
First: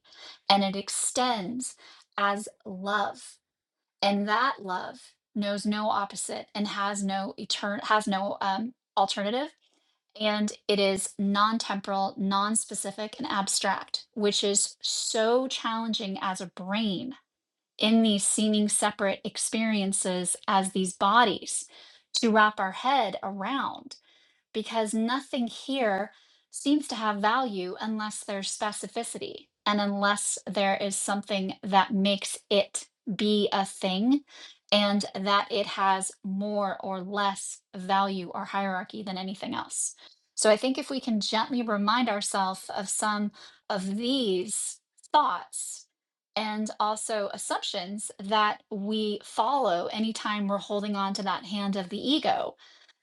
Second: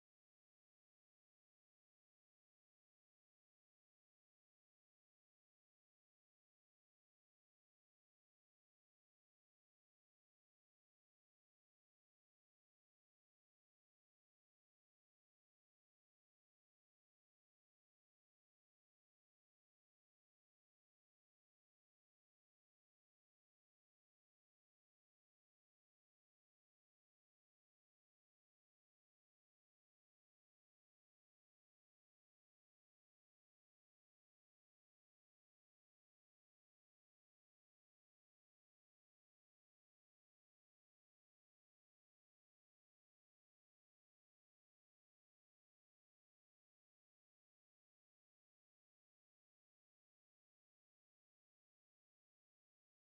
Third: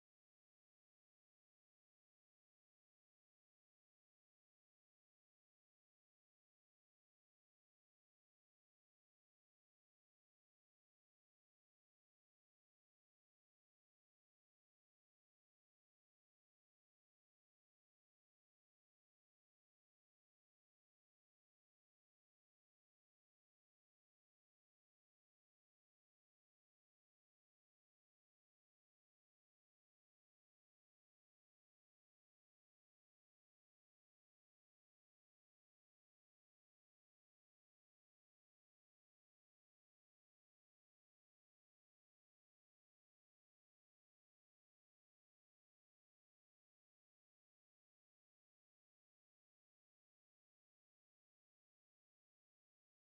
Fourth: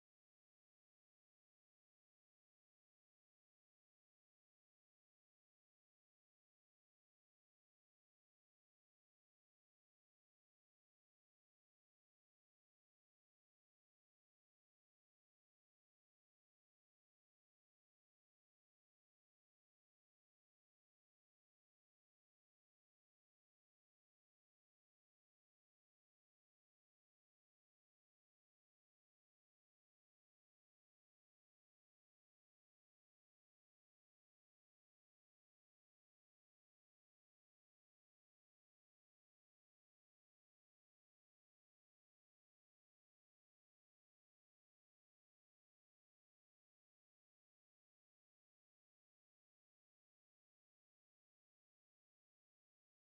[SPEAKER 1] and it extends as love and that love knows no opposite and has no etern has no um, alternative and it is non-temporal, non-specific, and abstract, which is so challenging as a brain in these seeming separate experiences as these bodies to wrap our head around because nothing here seems to have value unless there's specificity and unless there is something that makes it be a thing and that it has more or less value or hierarchy than anything else. So I think if we can gently remind ourselves of some of these thoughts and also assumptions that we follow anytime we're holding on to that hand of the ego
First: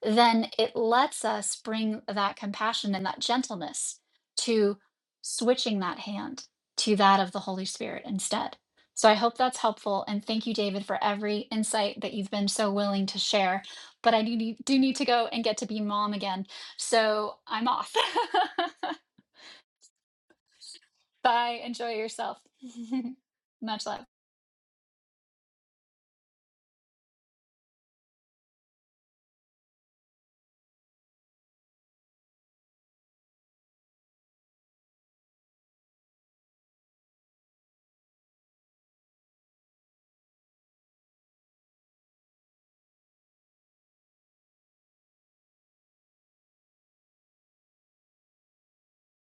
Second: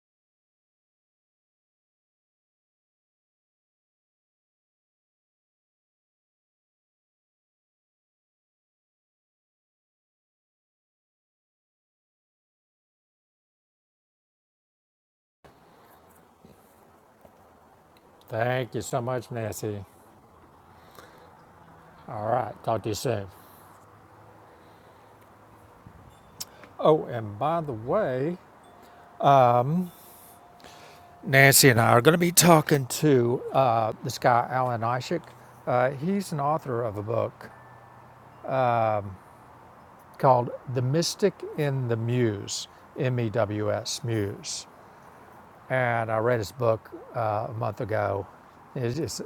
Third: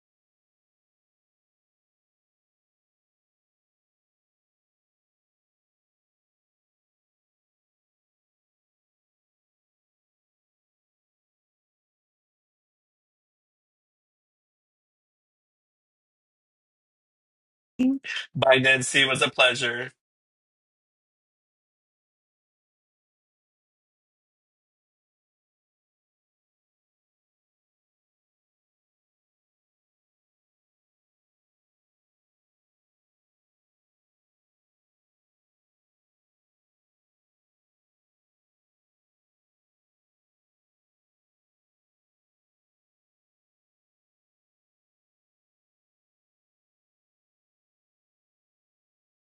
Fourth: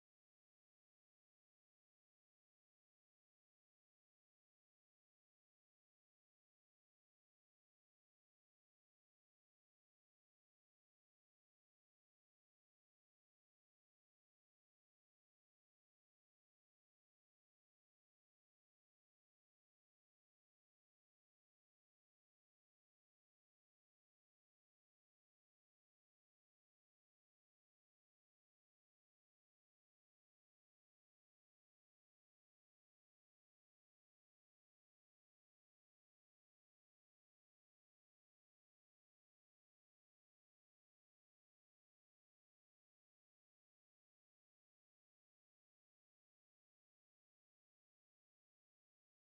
[SPEAKER 1] then it lets us bring that compassion and that gentleness to switching that hand to that of the Holy Spirit instead. So I hope that's helpful. And thank you, David, for every insight that you've been so willing to share. But I do need, do need to go and get to be mom again. So I'm off.
[SPEAKER 3] Bye,
[SPEAKER 2] Thank you so
[SPEAKER 3] Nancy. It was a
[SPEAKER 2] much, Nancy.
[SPEAKER 3] pleasure.
[SPEAKER 1] Bye. Enjoy
[SPEAKER 2] All
[SPEAKER 1] yourself.
[SPEAKER 2] right, talk to you soon.
[SPEAKER 1] Much love.
[SPEAKER 2] Oh, and by the way, Nancy and I are going to be talking to uh, this guy, Alan Ishik. Uh, he's an author of a book called The Mystic in the Muse, M E W S, Muse. and I read his book uh, a month ago. It's just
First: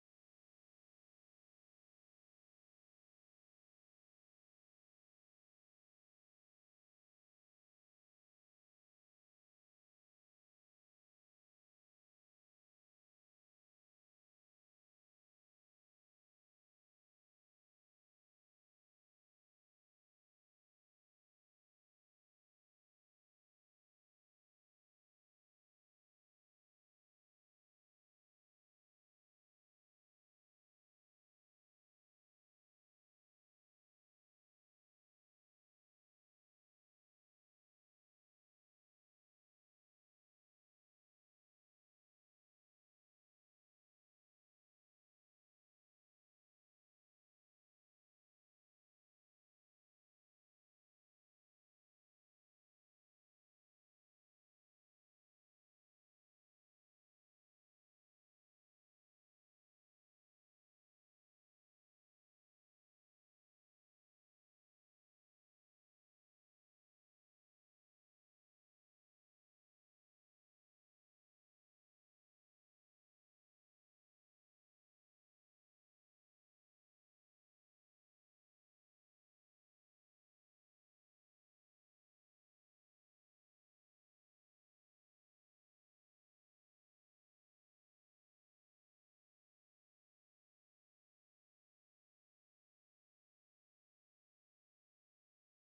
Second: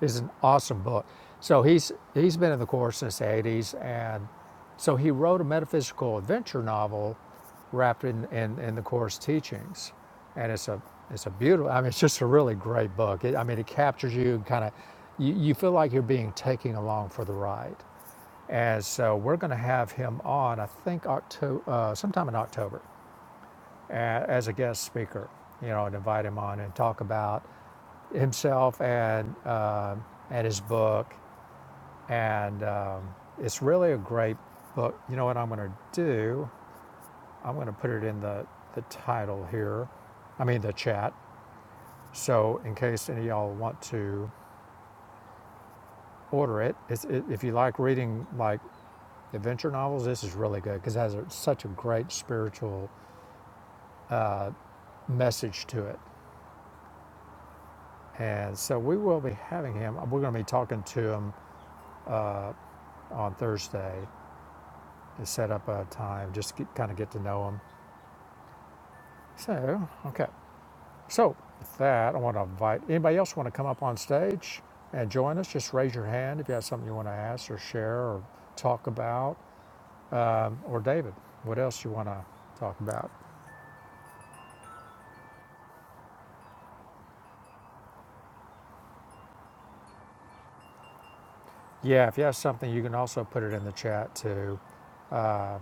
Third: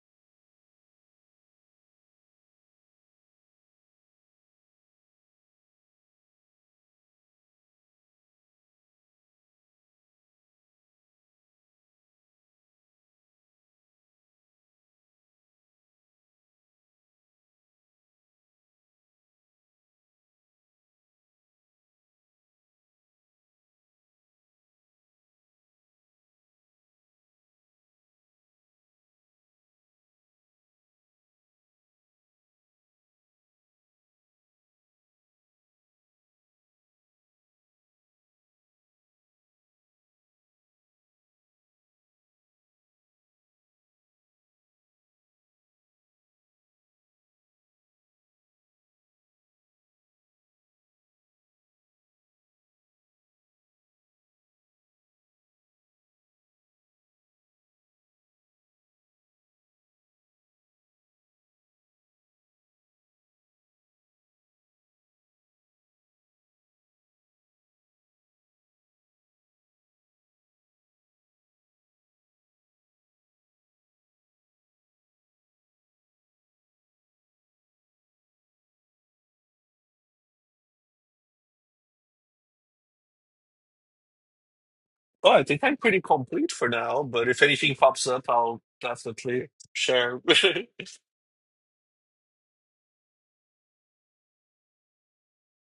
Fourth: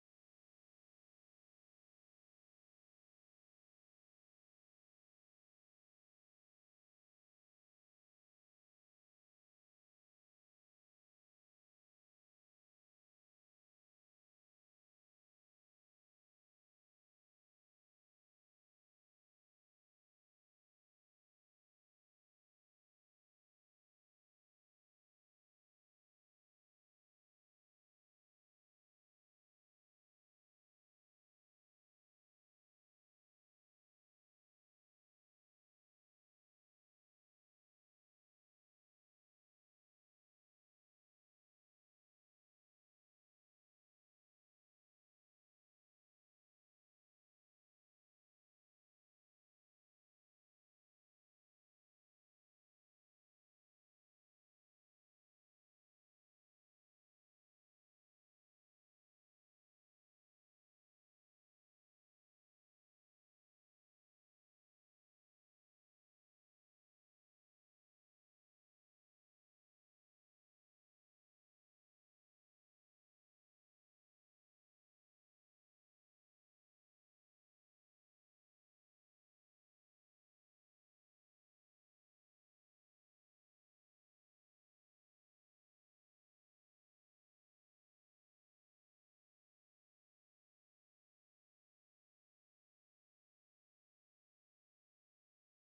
[SPEAKER 2] it's an awesome book. So he's he's been in the Course since the 80s, and so he wrote a metaphysical adventure novel wrapped in, in, in the Course teachings, and it's a it's a beautiful. I mean, it's just a really great book. It, I mean, it captures you and kind of you, you feel like you're being taken along for the ride. And so we're going to have him on, I think, October, uh, sometime in October as a guest speaker, you know, and invite him on and talk about himself and uh, and his book. And um, it's really a great book. You know what I'm going to do? I'm going to put it in the the title here. I mean the chat. So in case any of y'all want to order it, it's, it if you like reading like adventure novels, this is really good because it has a, such a great spiritual uh, message to it. And so we will be having him. We're going to be talking to him uh, on Thursday to set up a time, just to kind of get to know him. So, okay. So, with that, I want to invite anybody else want to come up on stage and join us. Just raise your hand if you have something you want to ask or share or talk about. Um, or David, what else you want to talk about?
[SPEAKER 3] Oh, I think I'm pretty complete for now, but if anything pops up, I'll definitely share.
[SPEAKER 2] Yeah, if you have something, you can also put it in the chat too Uh,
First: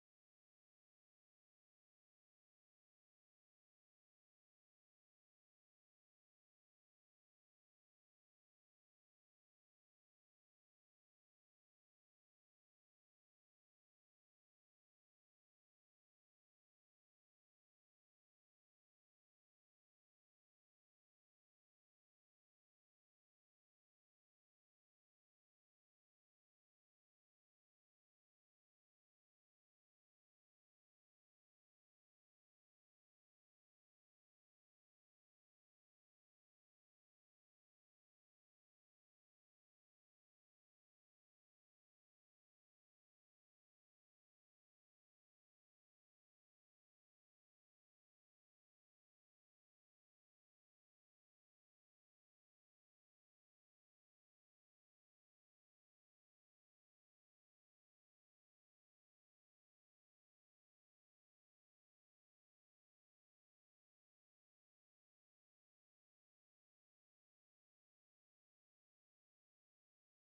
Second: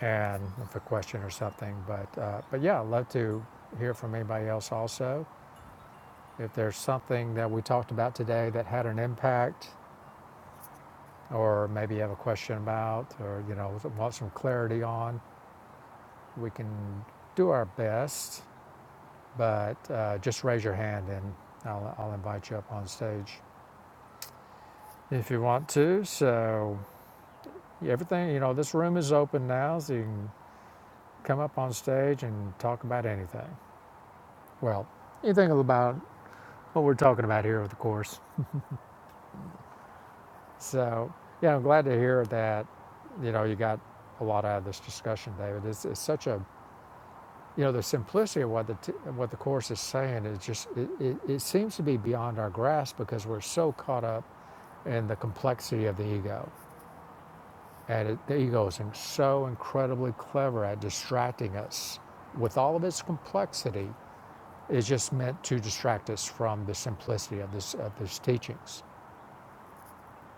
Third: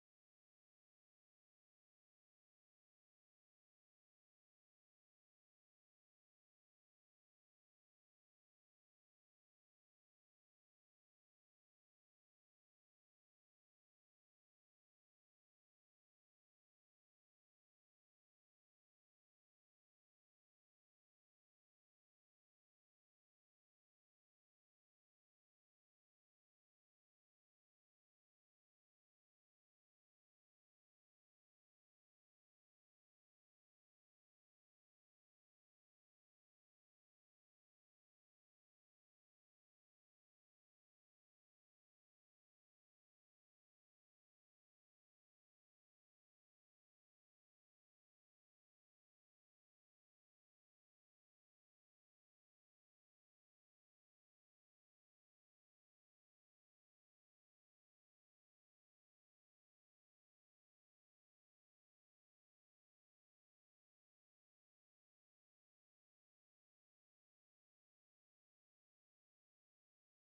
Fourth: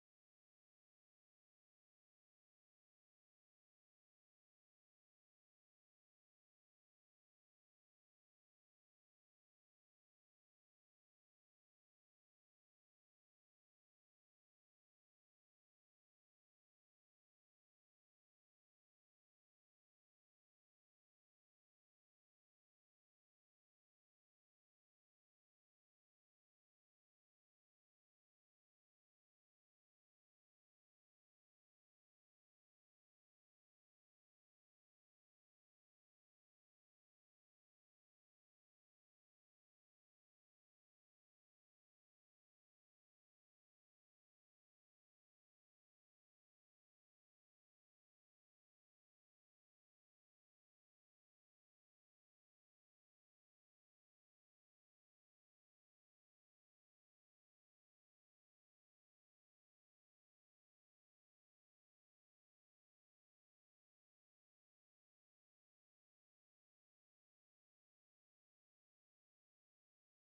[SPEAKER 2] and with a question or something. But, uh, but yeah, I'd love to hear from anybody else also. If there's something that we talked about today that had an impact, or maybe you have a question about, or you know, want some clarity on, we can do our best. But uh, just raise your hand and I'll, I'll invite you up on stage if you want to. So yeah, everything, you know, this room is open now, so you can come up on stage and talk about anything. Well, anything about what we're talking about here with the course. So yeah, I'm glad to hear that. You know, you got a lot out of this discussion, David. It's, it's such a you know the simplicity of what the t- what the course is saying is just it, it, it seems to be beyond our grasp because we're so caught up in the complexity of the ego, and it, the ego is in- so incredibly clever at distracting us with all of its complexity. It's just meant to distract us from the simplicity of this of these teachings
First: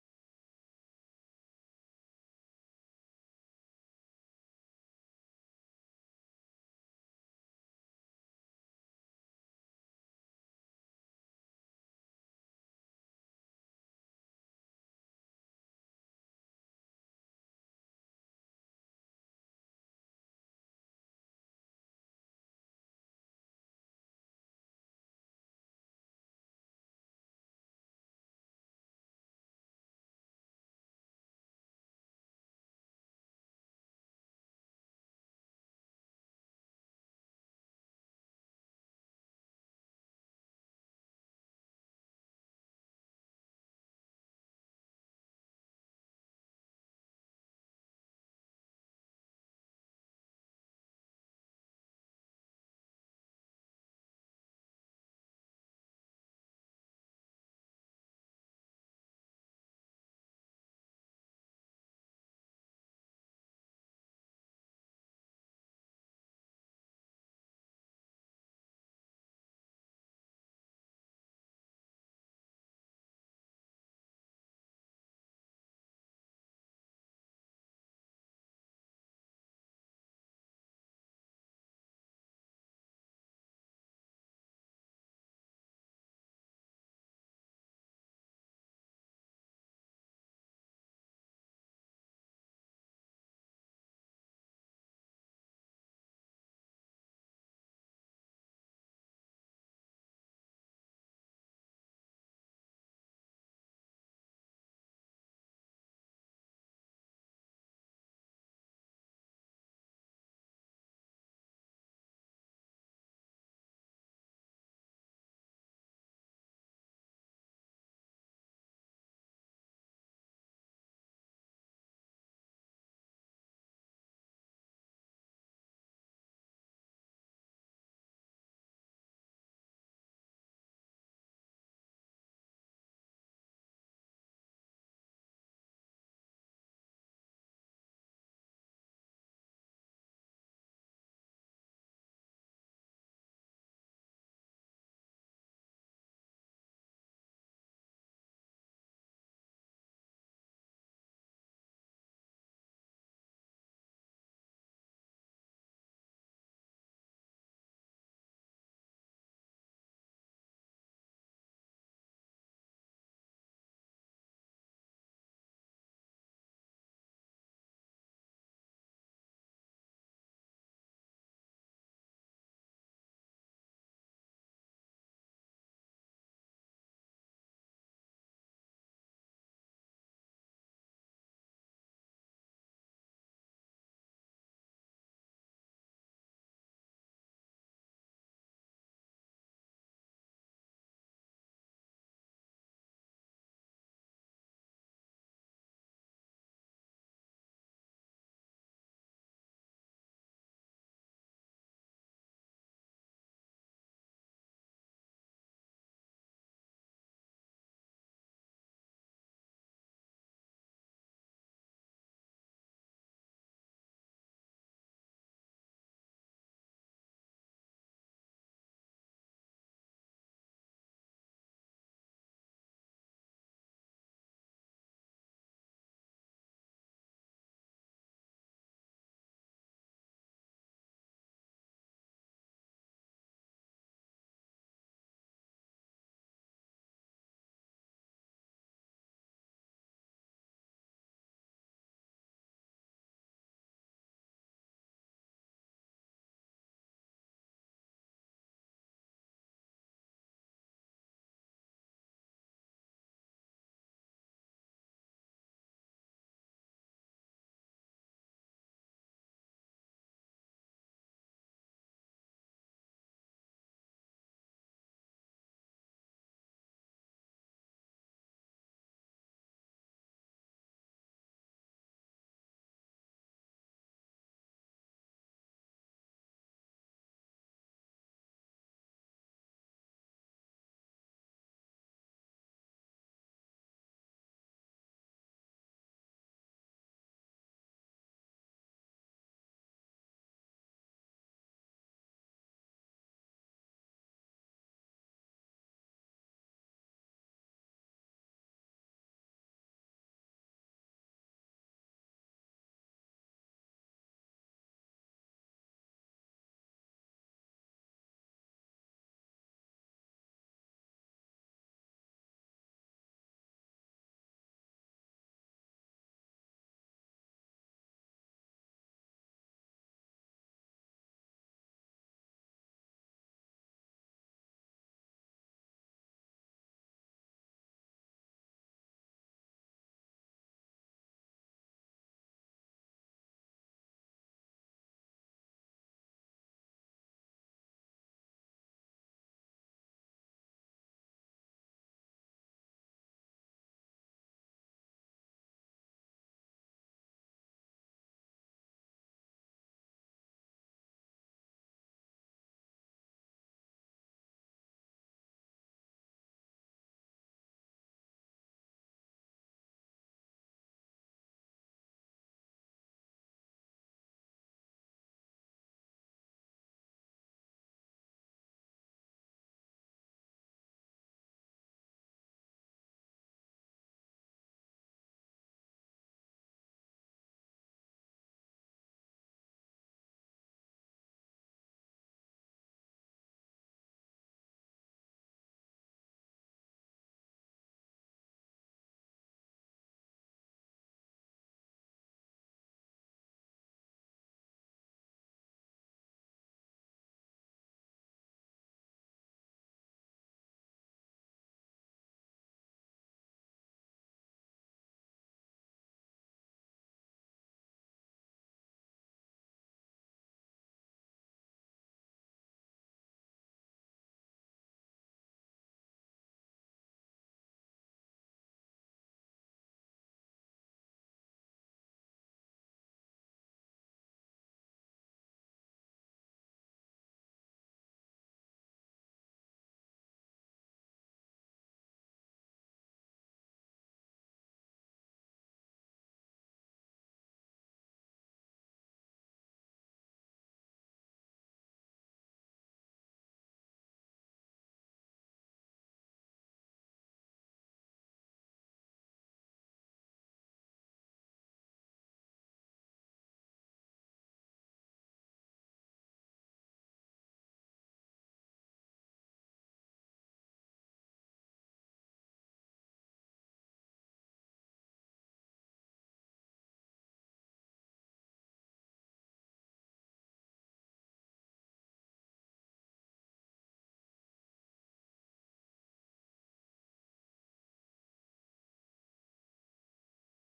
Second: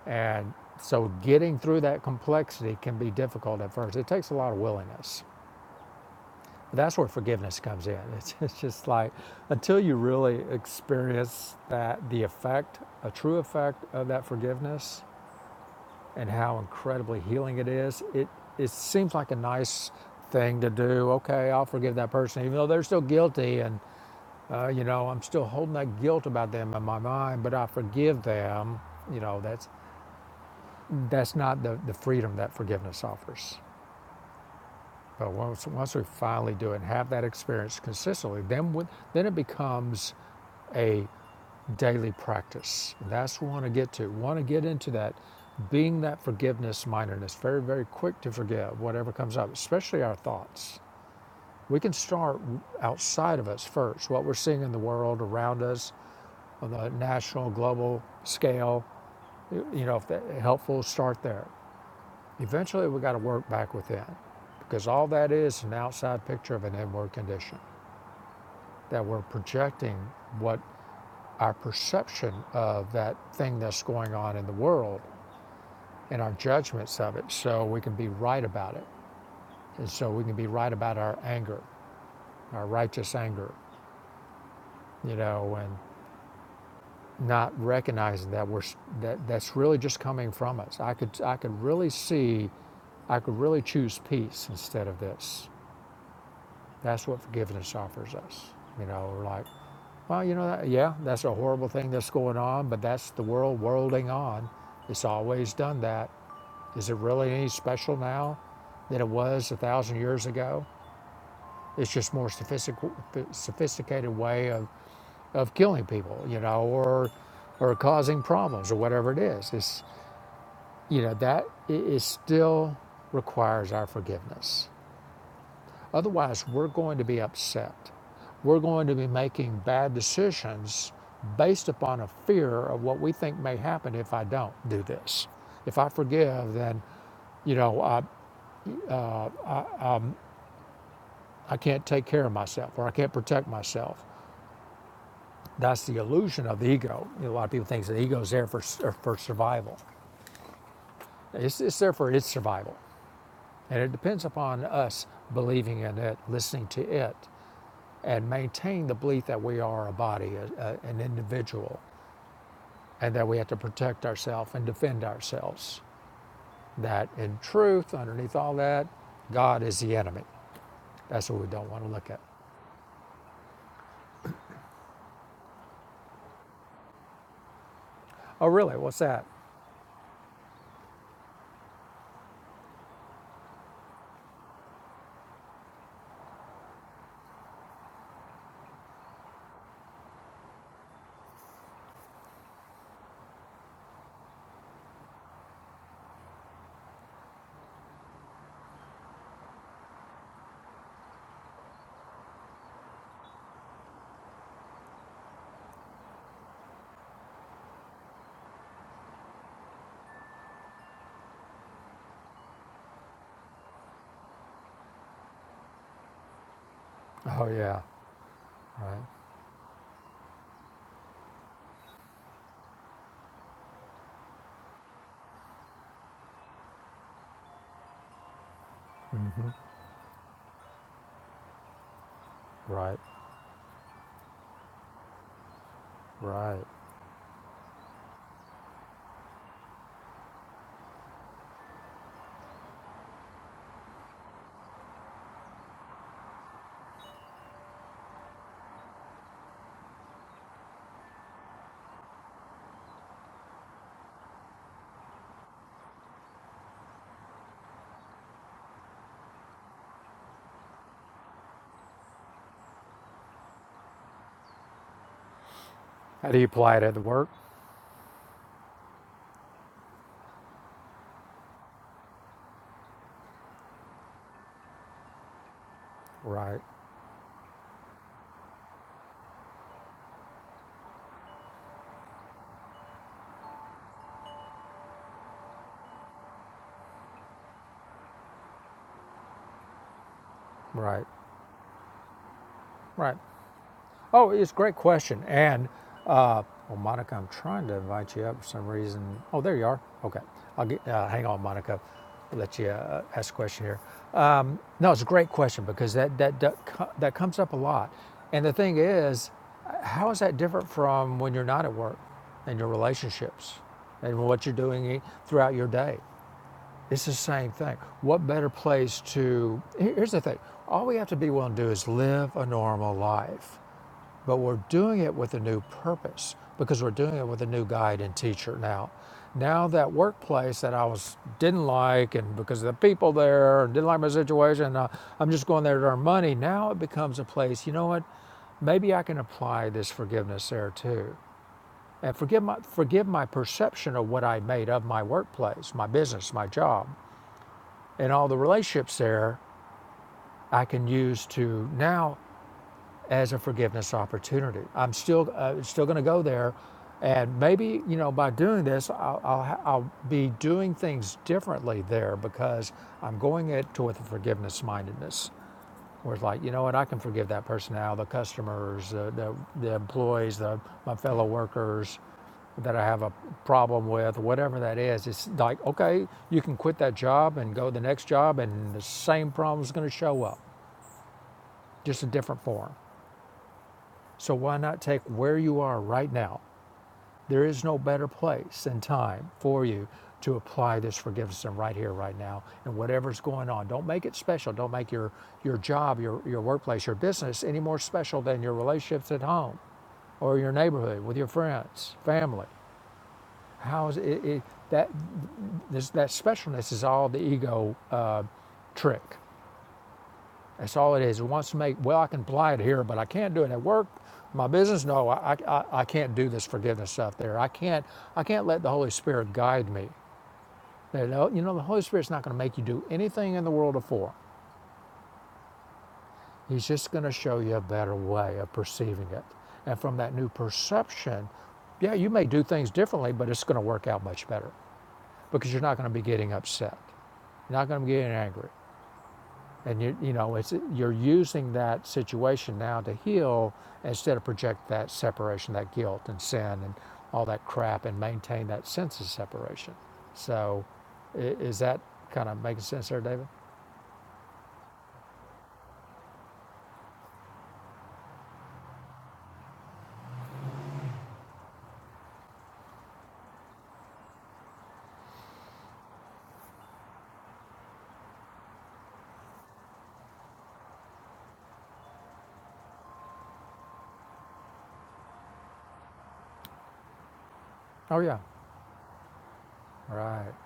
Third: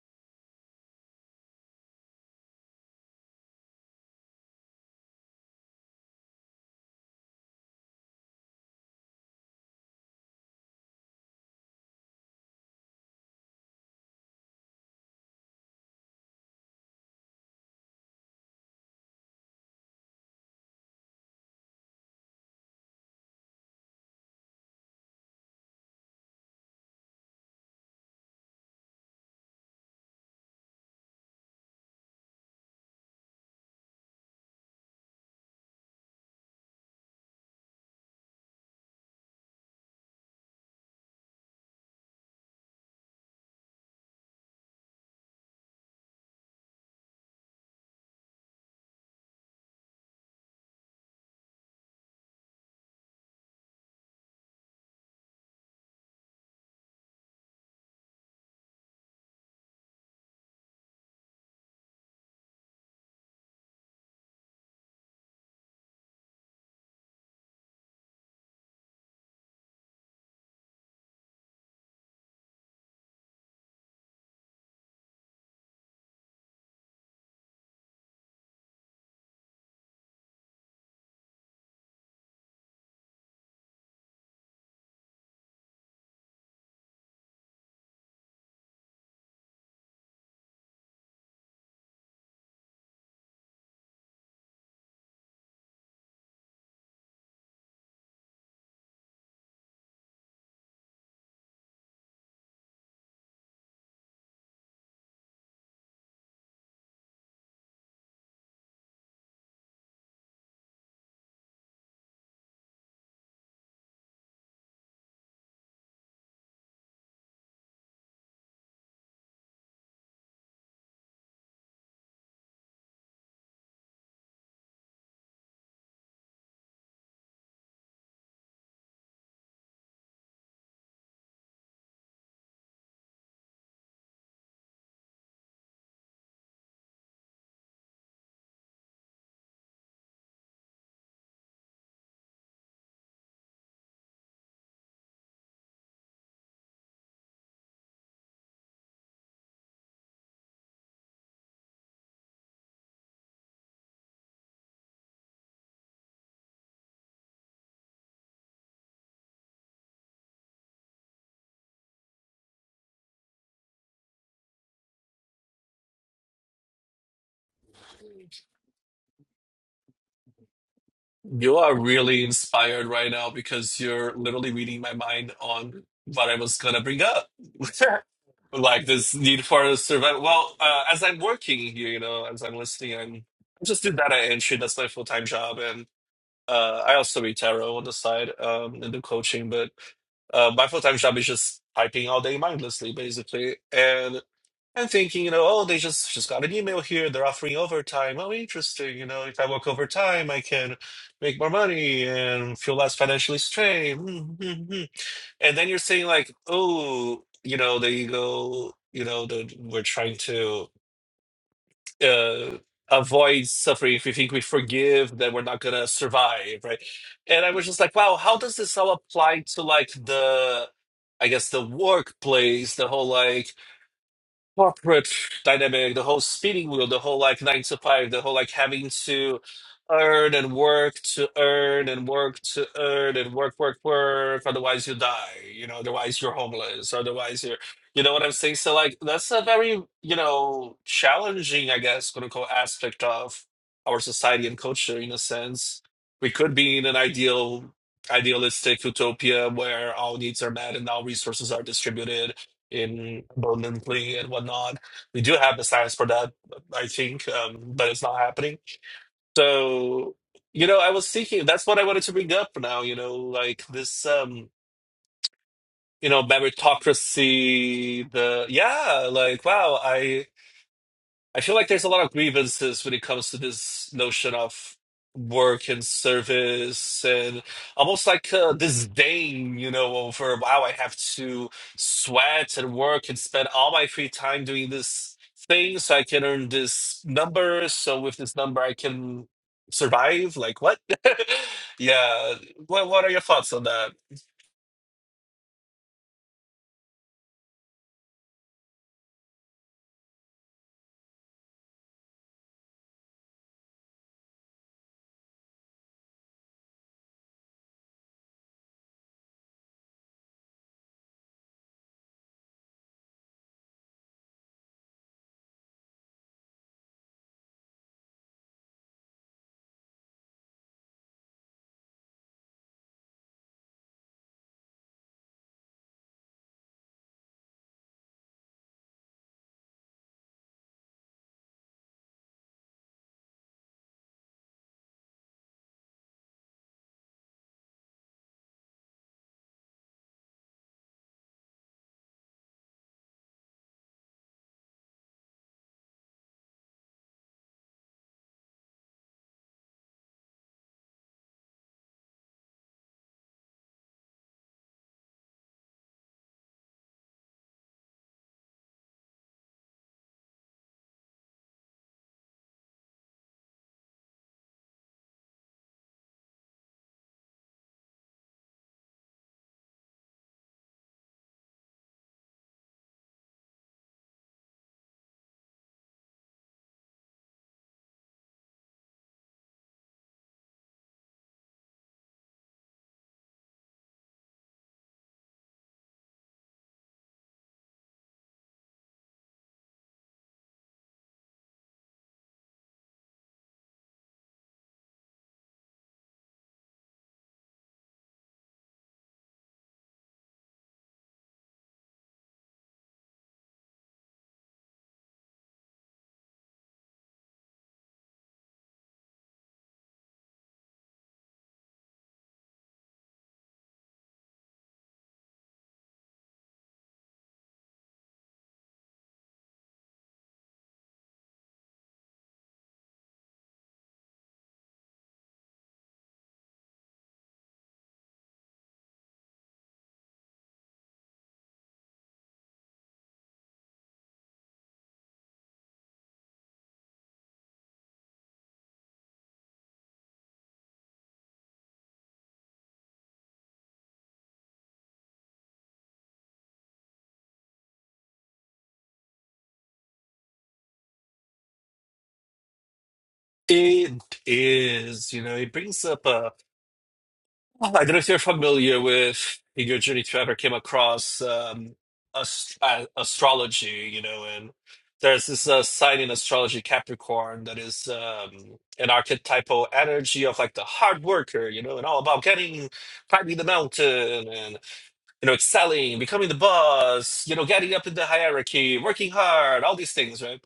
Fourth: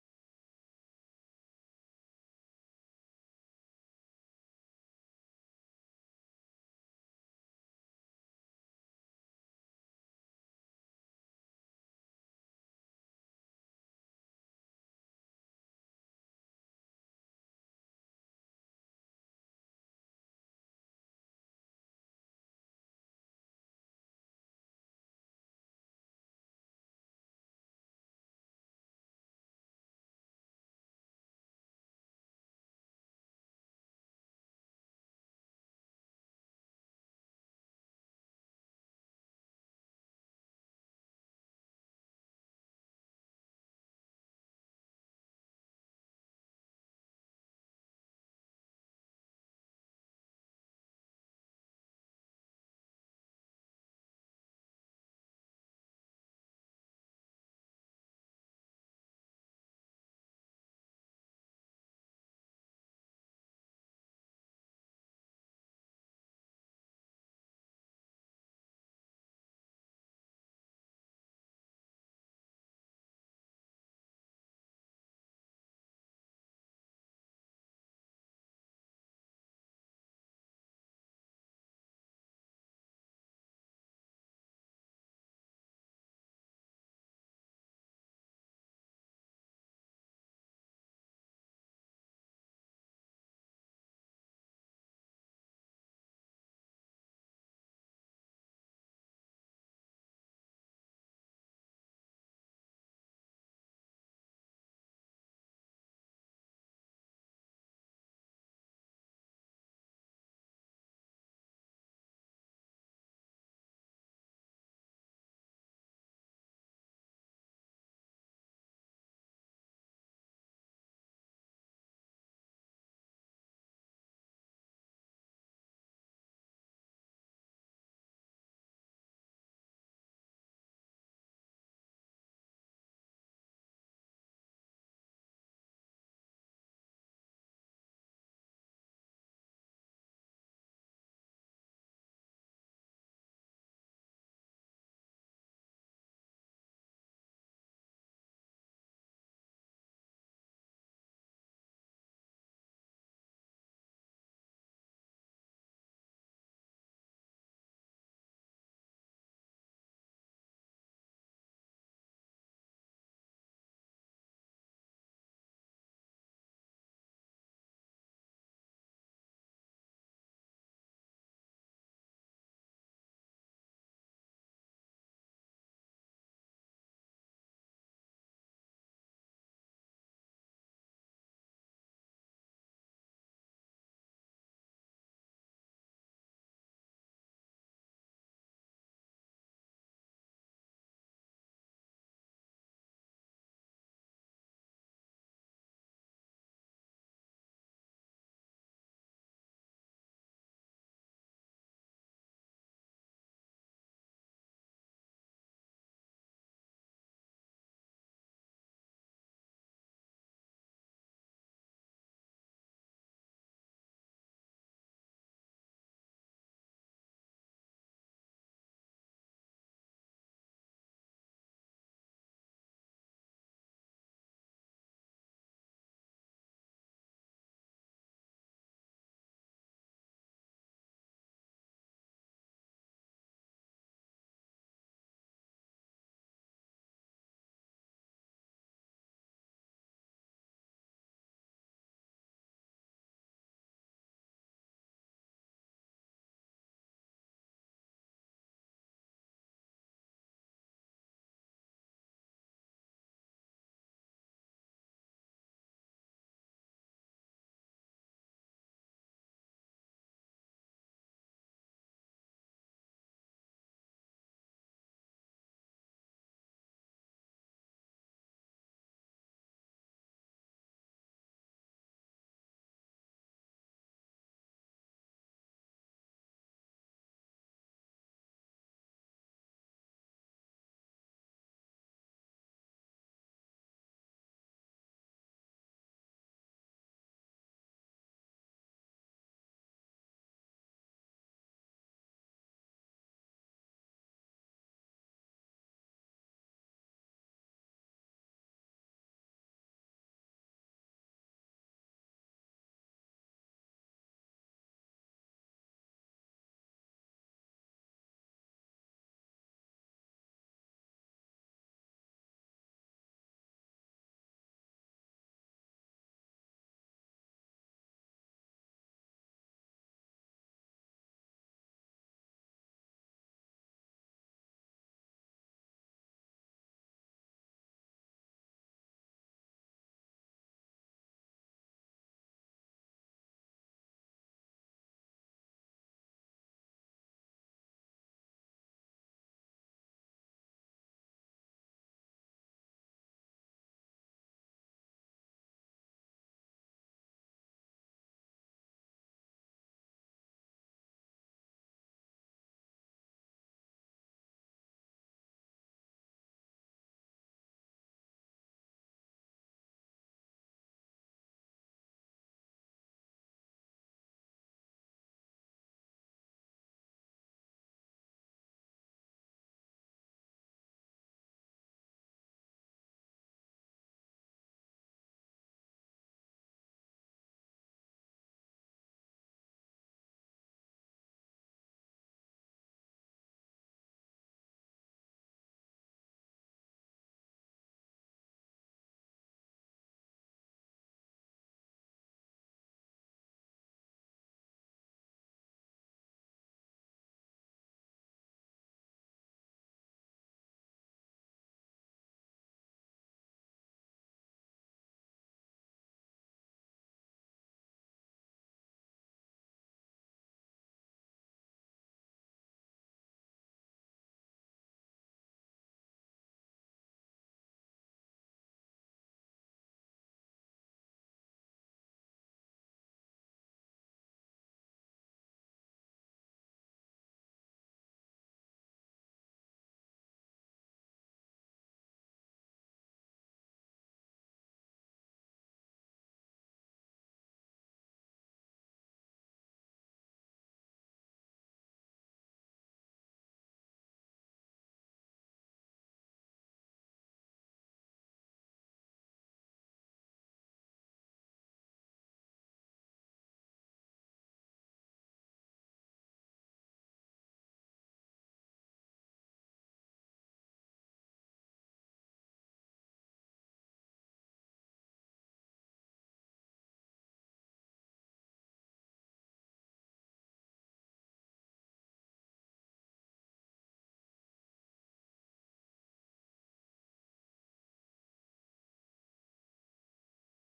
[SPEAKER 2] And so getting through that complexity can be difficult at first. It takes a lot of willingness. That's where forgiveness comes in. It's, it's just like until you really experience that the effect, a true effect of that forgiveness and how incredibly healing it is, it it seems like a nice thing to do. Okay, I'll forgive that person even though they're still guilty and uh, you know, I'm still holding that guilt about them in my mind, but I forgive them. You know, that's. that's not the, the freedom that forgiveness offers. But once, once we finally do it and have that experience consistently, then, we, then it becomes a daily practice. That's what we want to get to. We want to get into that, being that forgiveness mindedness, very, very quick to forgive whatever comes up, especially our thoughts. We can start outside of us first, what we're seeing in the world around us on the national, global scale. You know, if that helpful, start there. Eventually, we got to work back within because all that is an outside picture of an inward condition that we're projecting what our perception of that thing that's going on in the world and our judgments of it so we can be right about it. And so we can be right about our anger, our righteous anger, you know, and not recognizing that we're that that's really just coming from us. I could I could really see I could really choose peace instead of this. That's what forgiveness offers us. You know, like Well, you know, that, yeah, that's a horrible thing that's going on, but that's the world worlding on. It's always done that. Is it really any special now than it was a thousand years ago? It's just more sophistic- sophisticated way of, of killing people, you know, or or causing problems or whatever it is. It's you know that it, it still requires our forgiveness. Otherwise, we're going to be upset. We're going to be making bad decisions based upon a fear of what we think may happen if I don't do this. If I forgive, then, you know, I, I can't take care of myself or I can't protect myself. That's the illusion of the ego. You know, a lot of people think the ego is there for, for survival, it's, it's there for its survival. And it depends upon us believing in it, listening to it, and maintain the belief that we are a body, a, a- an individual and that we have to protect ourselves and defend ourselves. That in truth, underneath all that, God is the enemy. That's what we
[SPEAKER 3] You
[SPEAKER 2] don't
[SPEAKER 3] are
[SPEAKER 2] want to look at.
[SPEAKER 3] really inspired right now because you're literally reading my mind on what I was gonna bring up.
[SPEAKER 2] Oh, really?
[SPEAKER 3] Like
[SPEAKER 2] What's
[SPEAKER 3] this
[SPEAKER 2] that?
[SPEAKER 3] need for survival. Well, uh, as I'm working here, you know, as I'm listening, I'm I just do data entry. That's my full-time job, and uh, I also read tarot on the side um, and do coaching. But uh, my full-time job is just typing all day mindlessly, basically. and and thinking, you know, oh, they just just got an email here. They're offering overtime. Oh, interesting. You know, if I work overtime, I can make more money and feel less financially strained. Mm, mm, mm. And then you're saying like, oh, you know, there you go. You know, the, we're trying to uh, avoid suffering. If we think we forgive, then we're not gonna survive, right? And
[SPEAKER 2] Oh,
[SPEAKER 3] I was just
[SPEAKER 2] yeah.
[SPEAKER 3] like, wow, how does this all
[SPEAKER 2] Right,
[SPEAKER 3] apply to like the I guess the workplace, the whole like corporate dynamic, the whole spinning wheel, the whole like nine to five, the whole like having to earn and work to earn and work to
[SPEAKER 2] right,
[SPEAKER 3] earn and work, work, work. Otherwise, you die. You know, otherwise you're
[SPEAKER 2] right.
[SPEAKER 3] homeless. Otherwise, you're, you know what I'm saying? So, like, that's a very, you know, challenging, I guess, quote unquote, aspect of our society and culture in a sense. We could be in an ideal, idealistic utopia where all needs are met and all resources are distributed in abundantly and whatnot. We do have the science for that, I think, um, but it's not happening. So, you know, I was thinking that's what I wanted to bring up for now, you know, like this um, you know,
[SPEAKER 2] How do you apply it at the work?
[SPEAKER 3] meritocracy, the yeah, like wow, I I feel like there's a lot of grievances when it comes to this notion of work and
[SPEAKER 2] Right,
[SPEAKER 3] service and almost like uh, disdain, you know, over wow, I have to sweat and work and spend all my free time doing this thing so I can earn this number. So with this number, I can survive. Like what?
[SPEAKER 2] right,
[SPEAKER 3] yeah. What What are
[SPEAKER 2] right.
[SPEAKER 3] your thoughts on that?
[SPEAKER 2] Oh, it's a great question. And, uh, well, Monica, I'm trying to invite you up for some reason. Oh, there you are. Okay. I'll get, uh, hang on, Monica. I'll let you uh, ask a question here. Um, no, it's a great question because that, that, that, that comes up a lot. And the thing is, how is that different from when you're not at work and your relationships and what you're doing e- throughout your day? It's the same thing. What better place to, here's the thing all we have to be willing to do is live a normal life but we're doing it with a new purpose because we're doing it with a new guide and teacher now. Now that workplace that I was didn't like and because of the people there and didn't like my situation, uh, I'm just going there to earn money. Now it becomes a place. You know what? Maybe I can apply this forgiveness there too, and forgive my forgive my perception of what I made of my workplace, my business, my job, and all the relationships there. I can use to now as a forgiveness opportunity. I'm still uh, still going to go there, and maybe you know by doing this, I'll, I'll I'll be doing things differently there because I'm going it to with a forgiveness mindedness. Where it's like, you know what, I can forgive that person now, the customers, the the, the employees, the my fellow workers that I have a problem with, whatever that is, it's like, okay, you can quit that job and go to the next job, and the same problem is going to show up, just a different form. So why not take where you are right now? There is no better place and time for you to apply this forgiveness than right here, right now, and whatever's going on. Don't make it special. Don't make your, your job, your, your workplace, your business any more special than your relationships at home or your neighborhood with your friends, family. How is it, it that this, that specialness is all the ego uh, trick. That's all it is. It wants to make, well, I can apply it here, but I can't do it at work, my business. No, I, I, I can't do this forgiveness stuff there. I can't, I can't let the Holy Spirit guide me. You know, the Holy Spirit's not going to make you do anything in the world of four. He's just going to show you a better way of perceiving it. And from that new perception, yeah, you may do things differently, but it's going to work out much better because you're not going to be getting upset. You're not going to be getting angry. and you you know it's you're using that situation now to heal instead of project that separation that guilt and sin and all that crap and maintain that sense of separation so i- is that kind of making sense there david
[SPEAKER 3] It is, you know, it brings up a. Oh, I don't know if you're familiar with in your journey to ever came across um, ast- uh, astrology, you know, and there's this uh, sign in astrology, Capricorn, that is um, an archetypal energy of like the hard worker, you know, and all about getting, climbing the mountain and, you know, excelling, becoming the boss, you know, getting up in
[SPEAKER 2] oh
[SPEAKER 3] the
[SPEAKER 2] yeah
[SPEAKER 3] hierarchy, working hard, all these things,
[SPEAKER 2] right
[SPEAKER 3] right?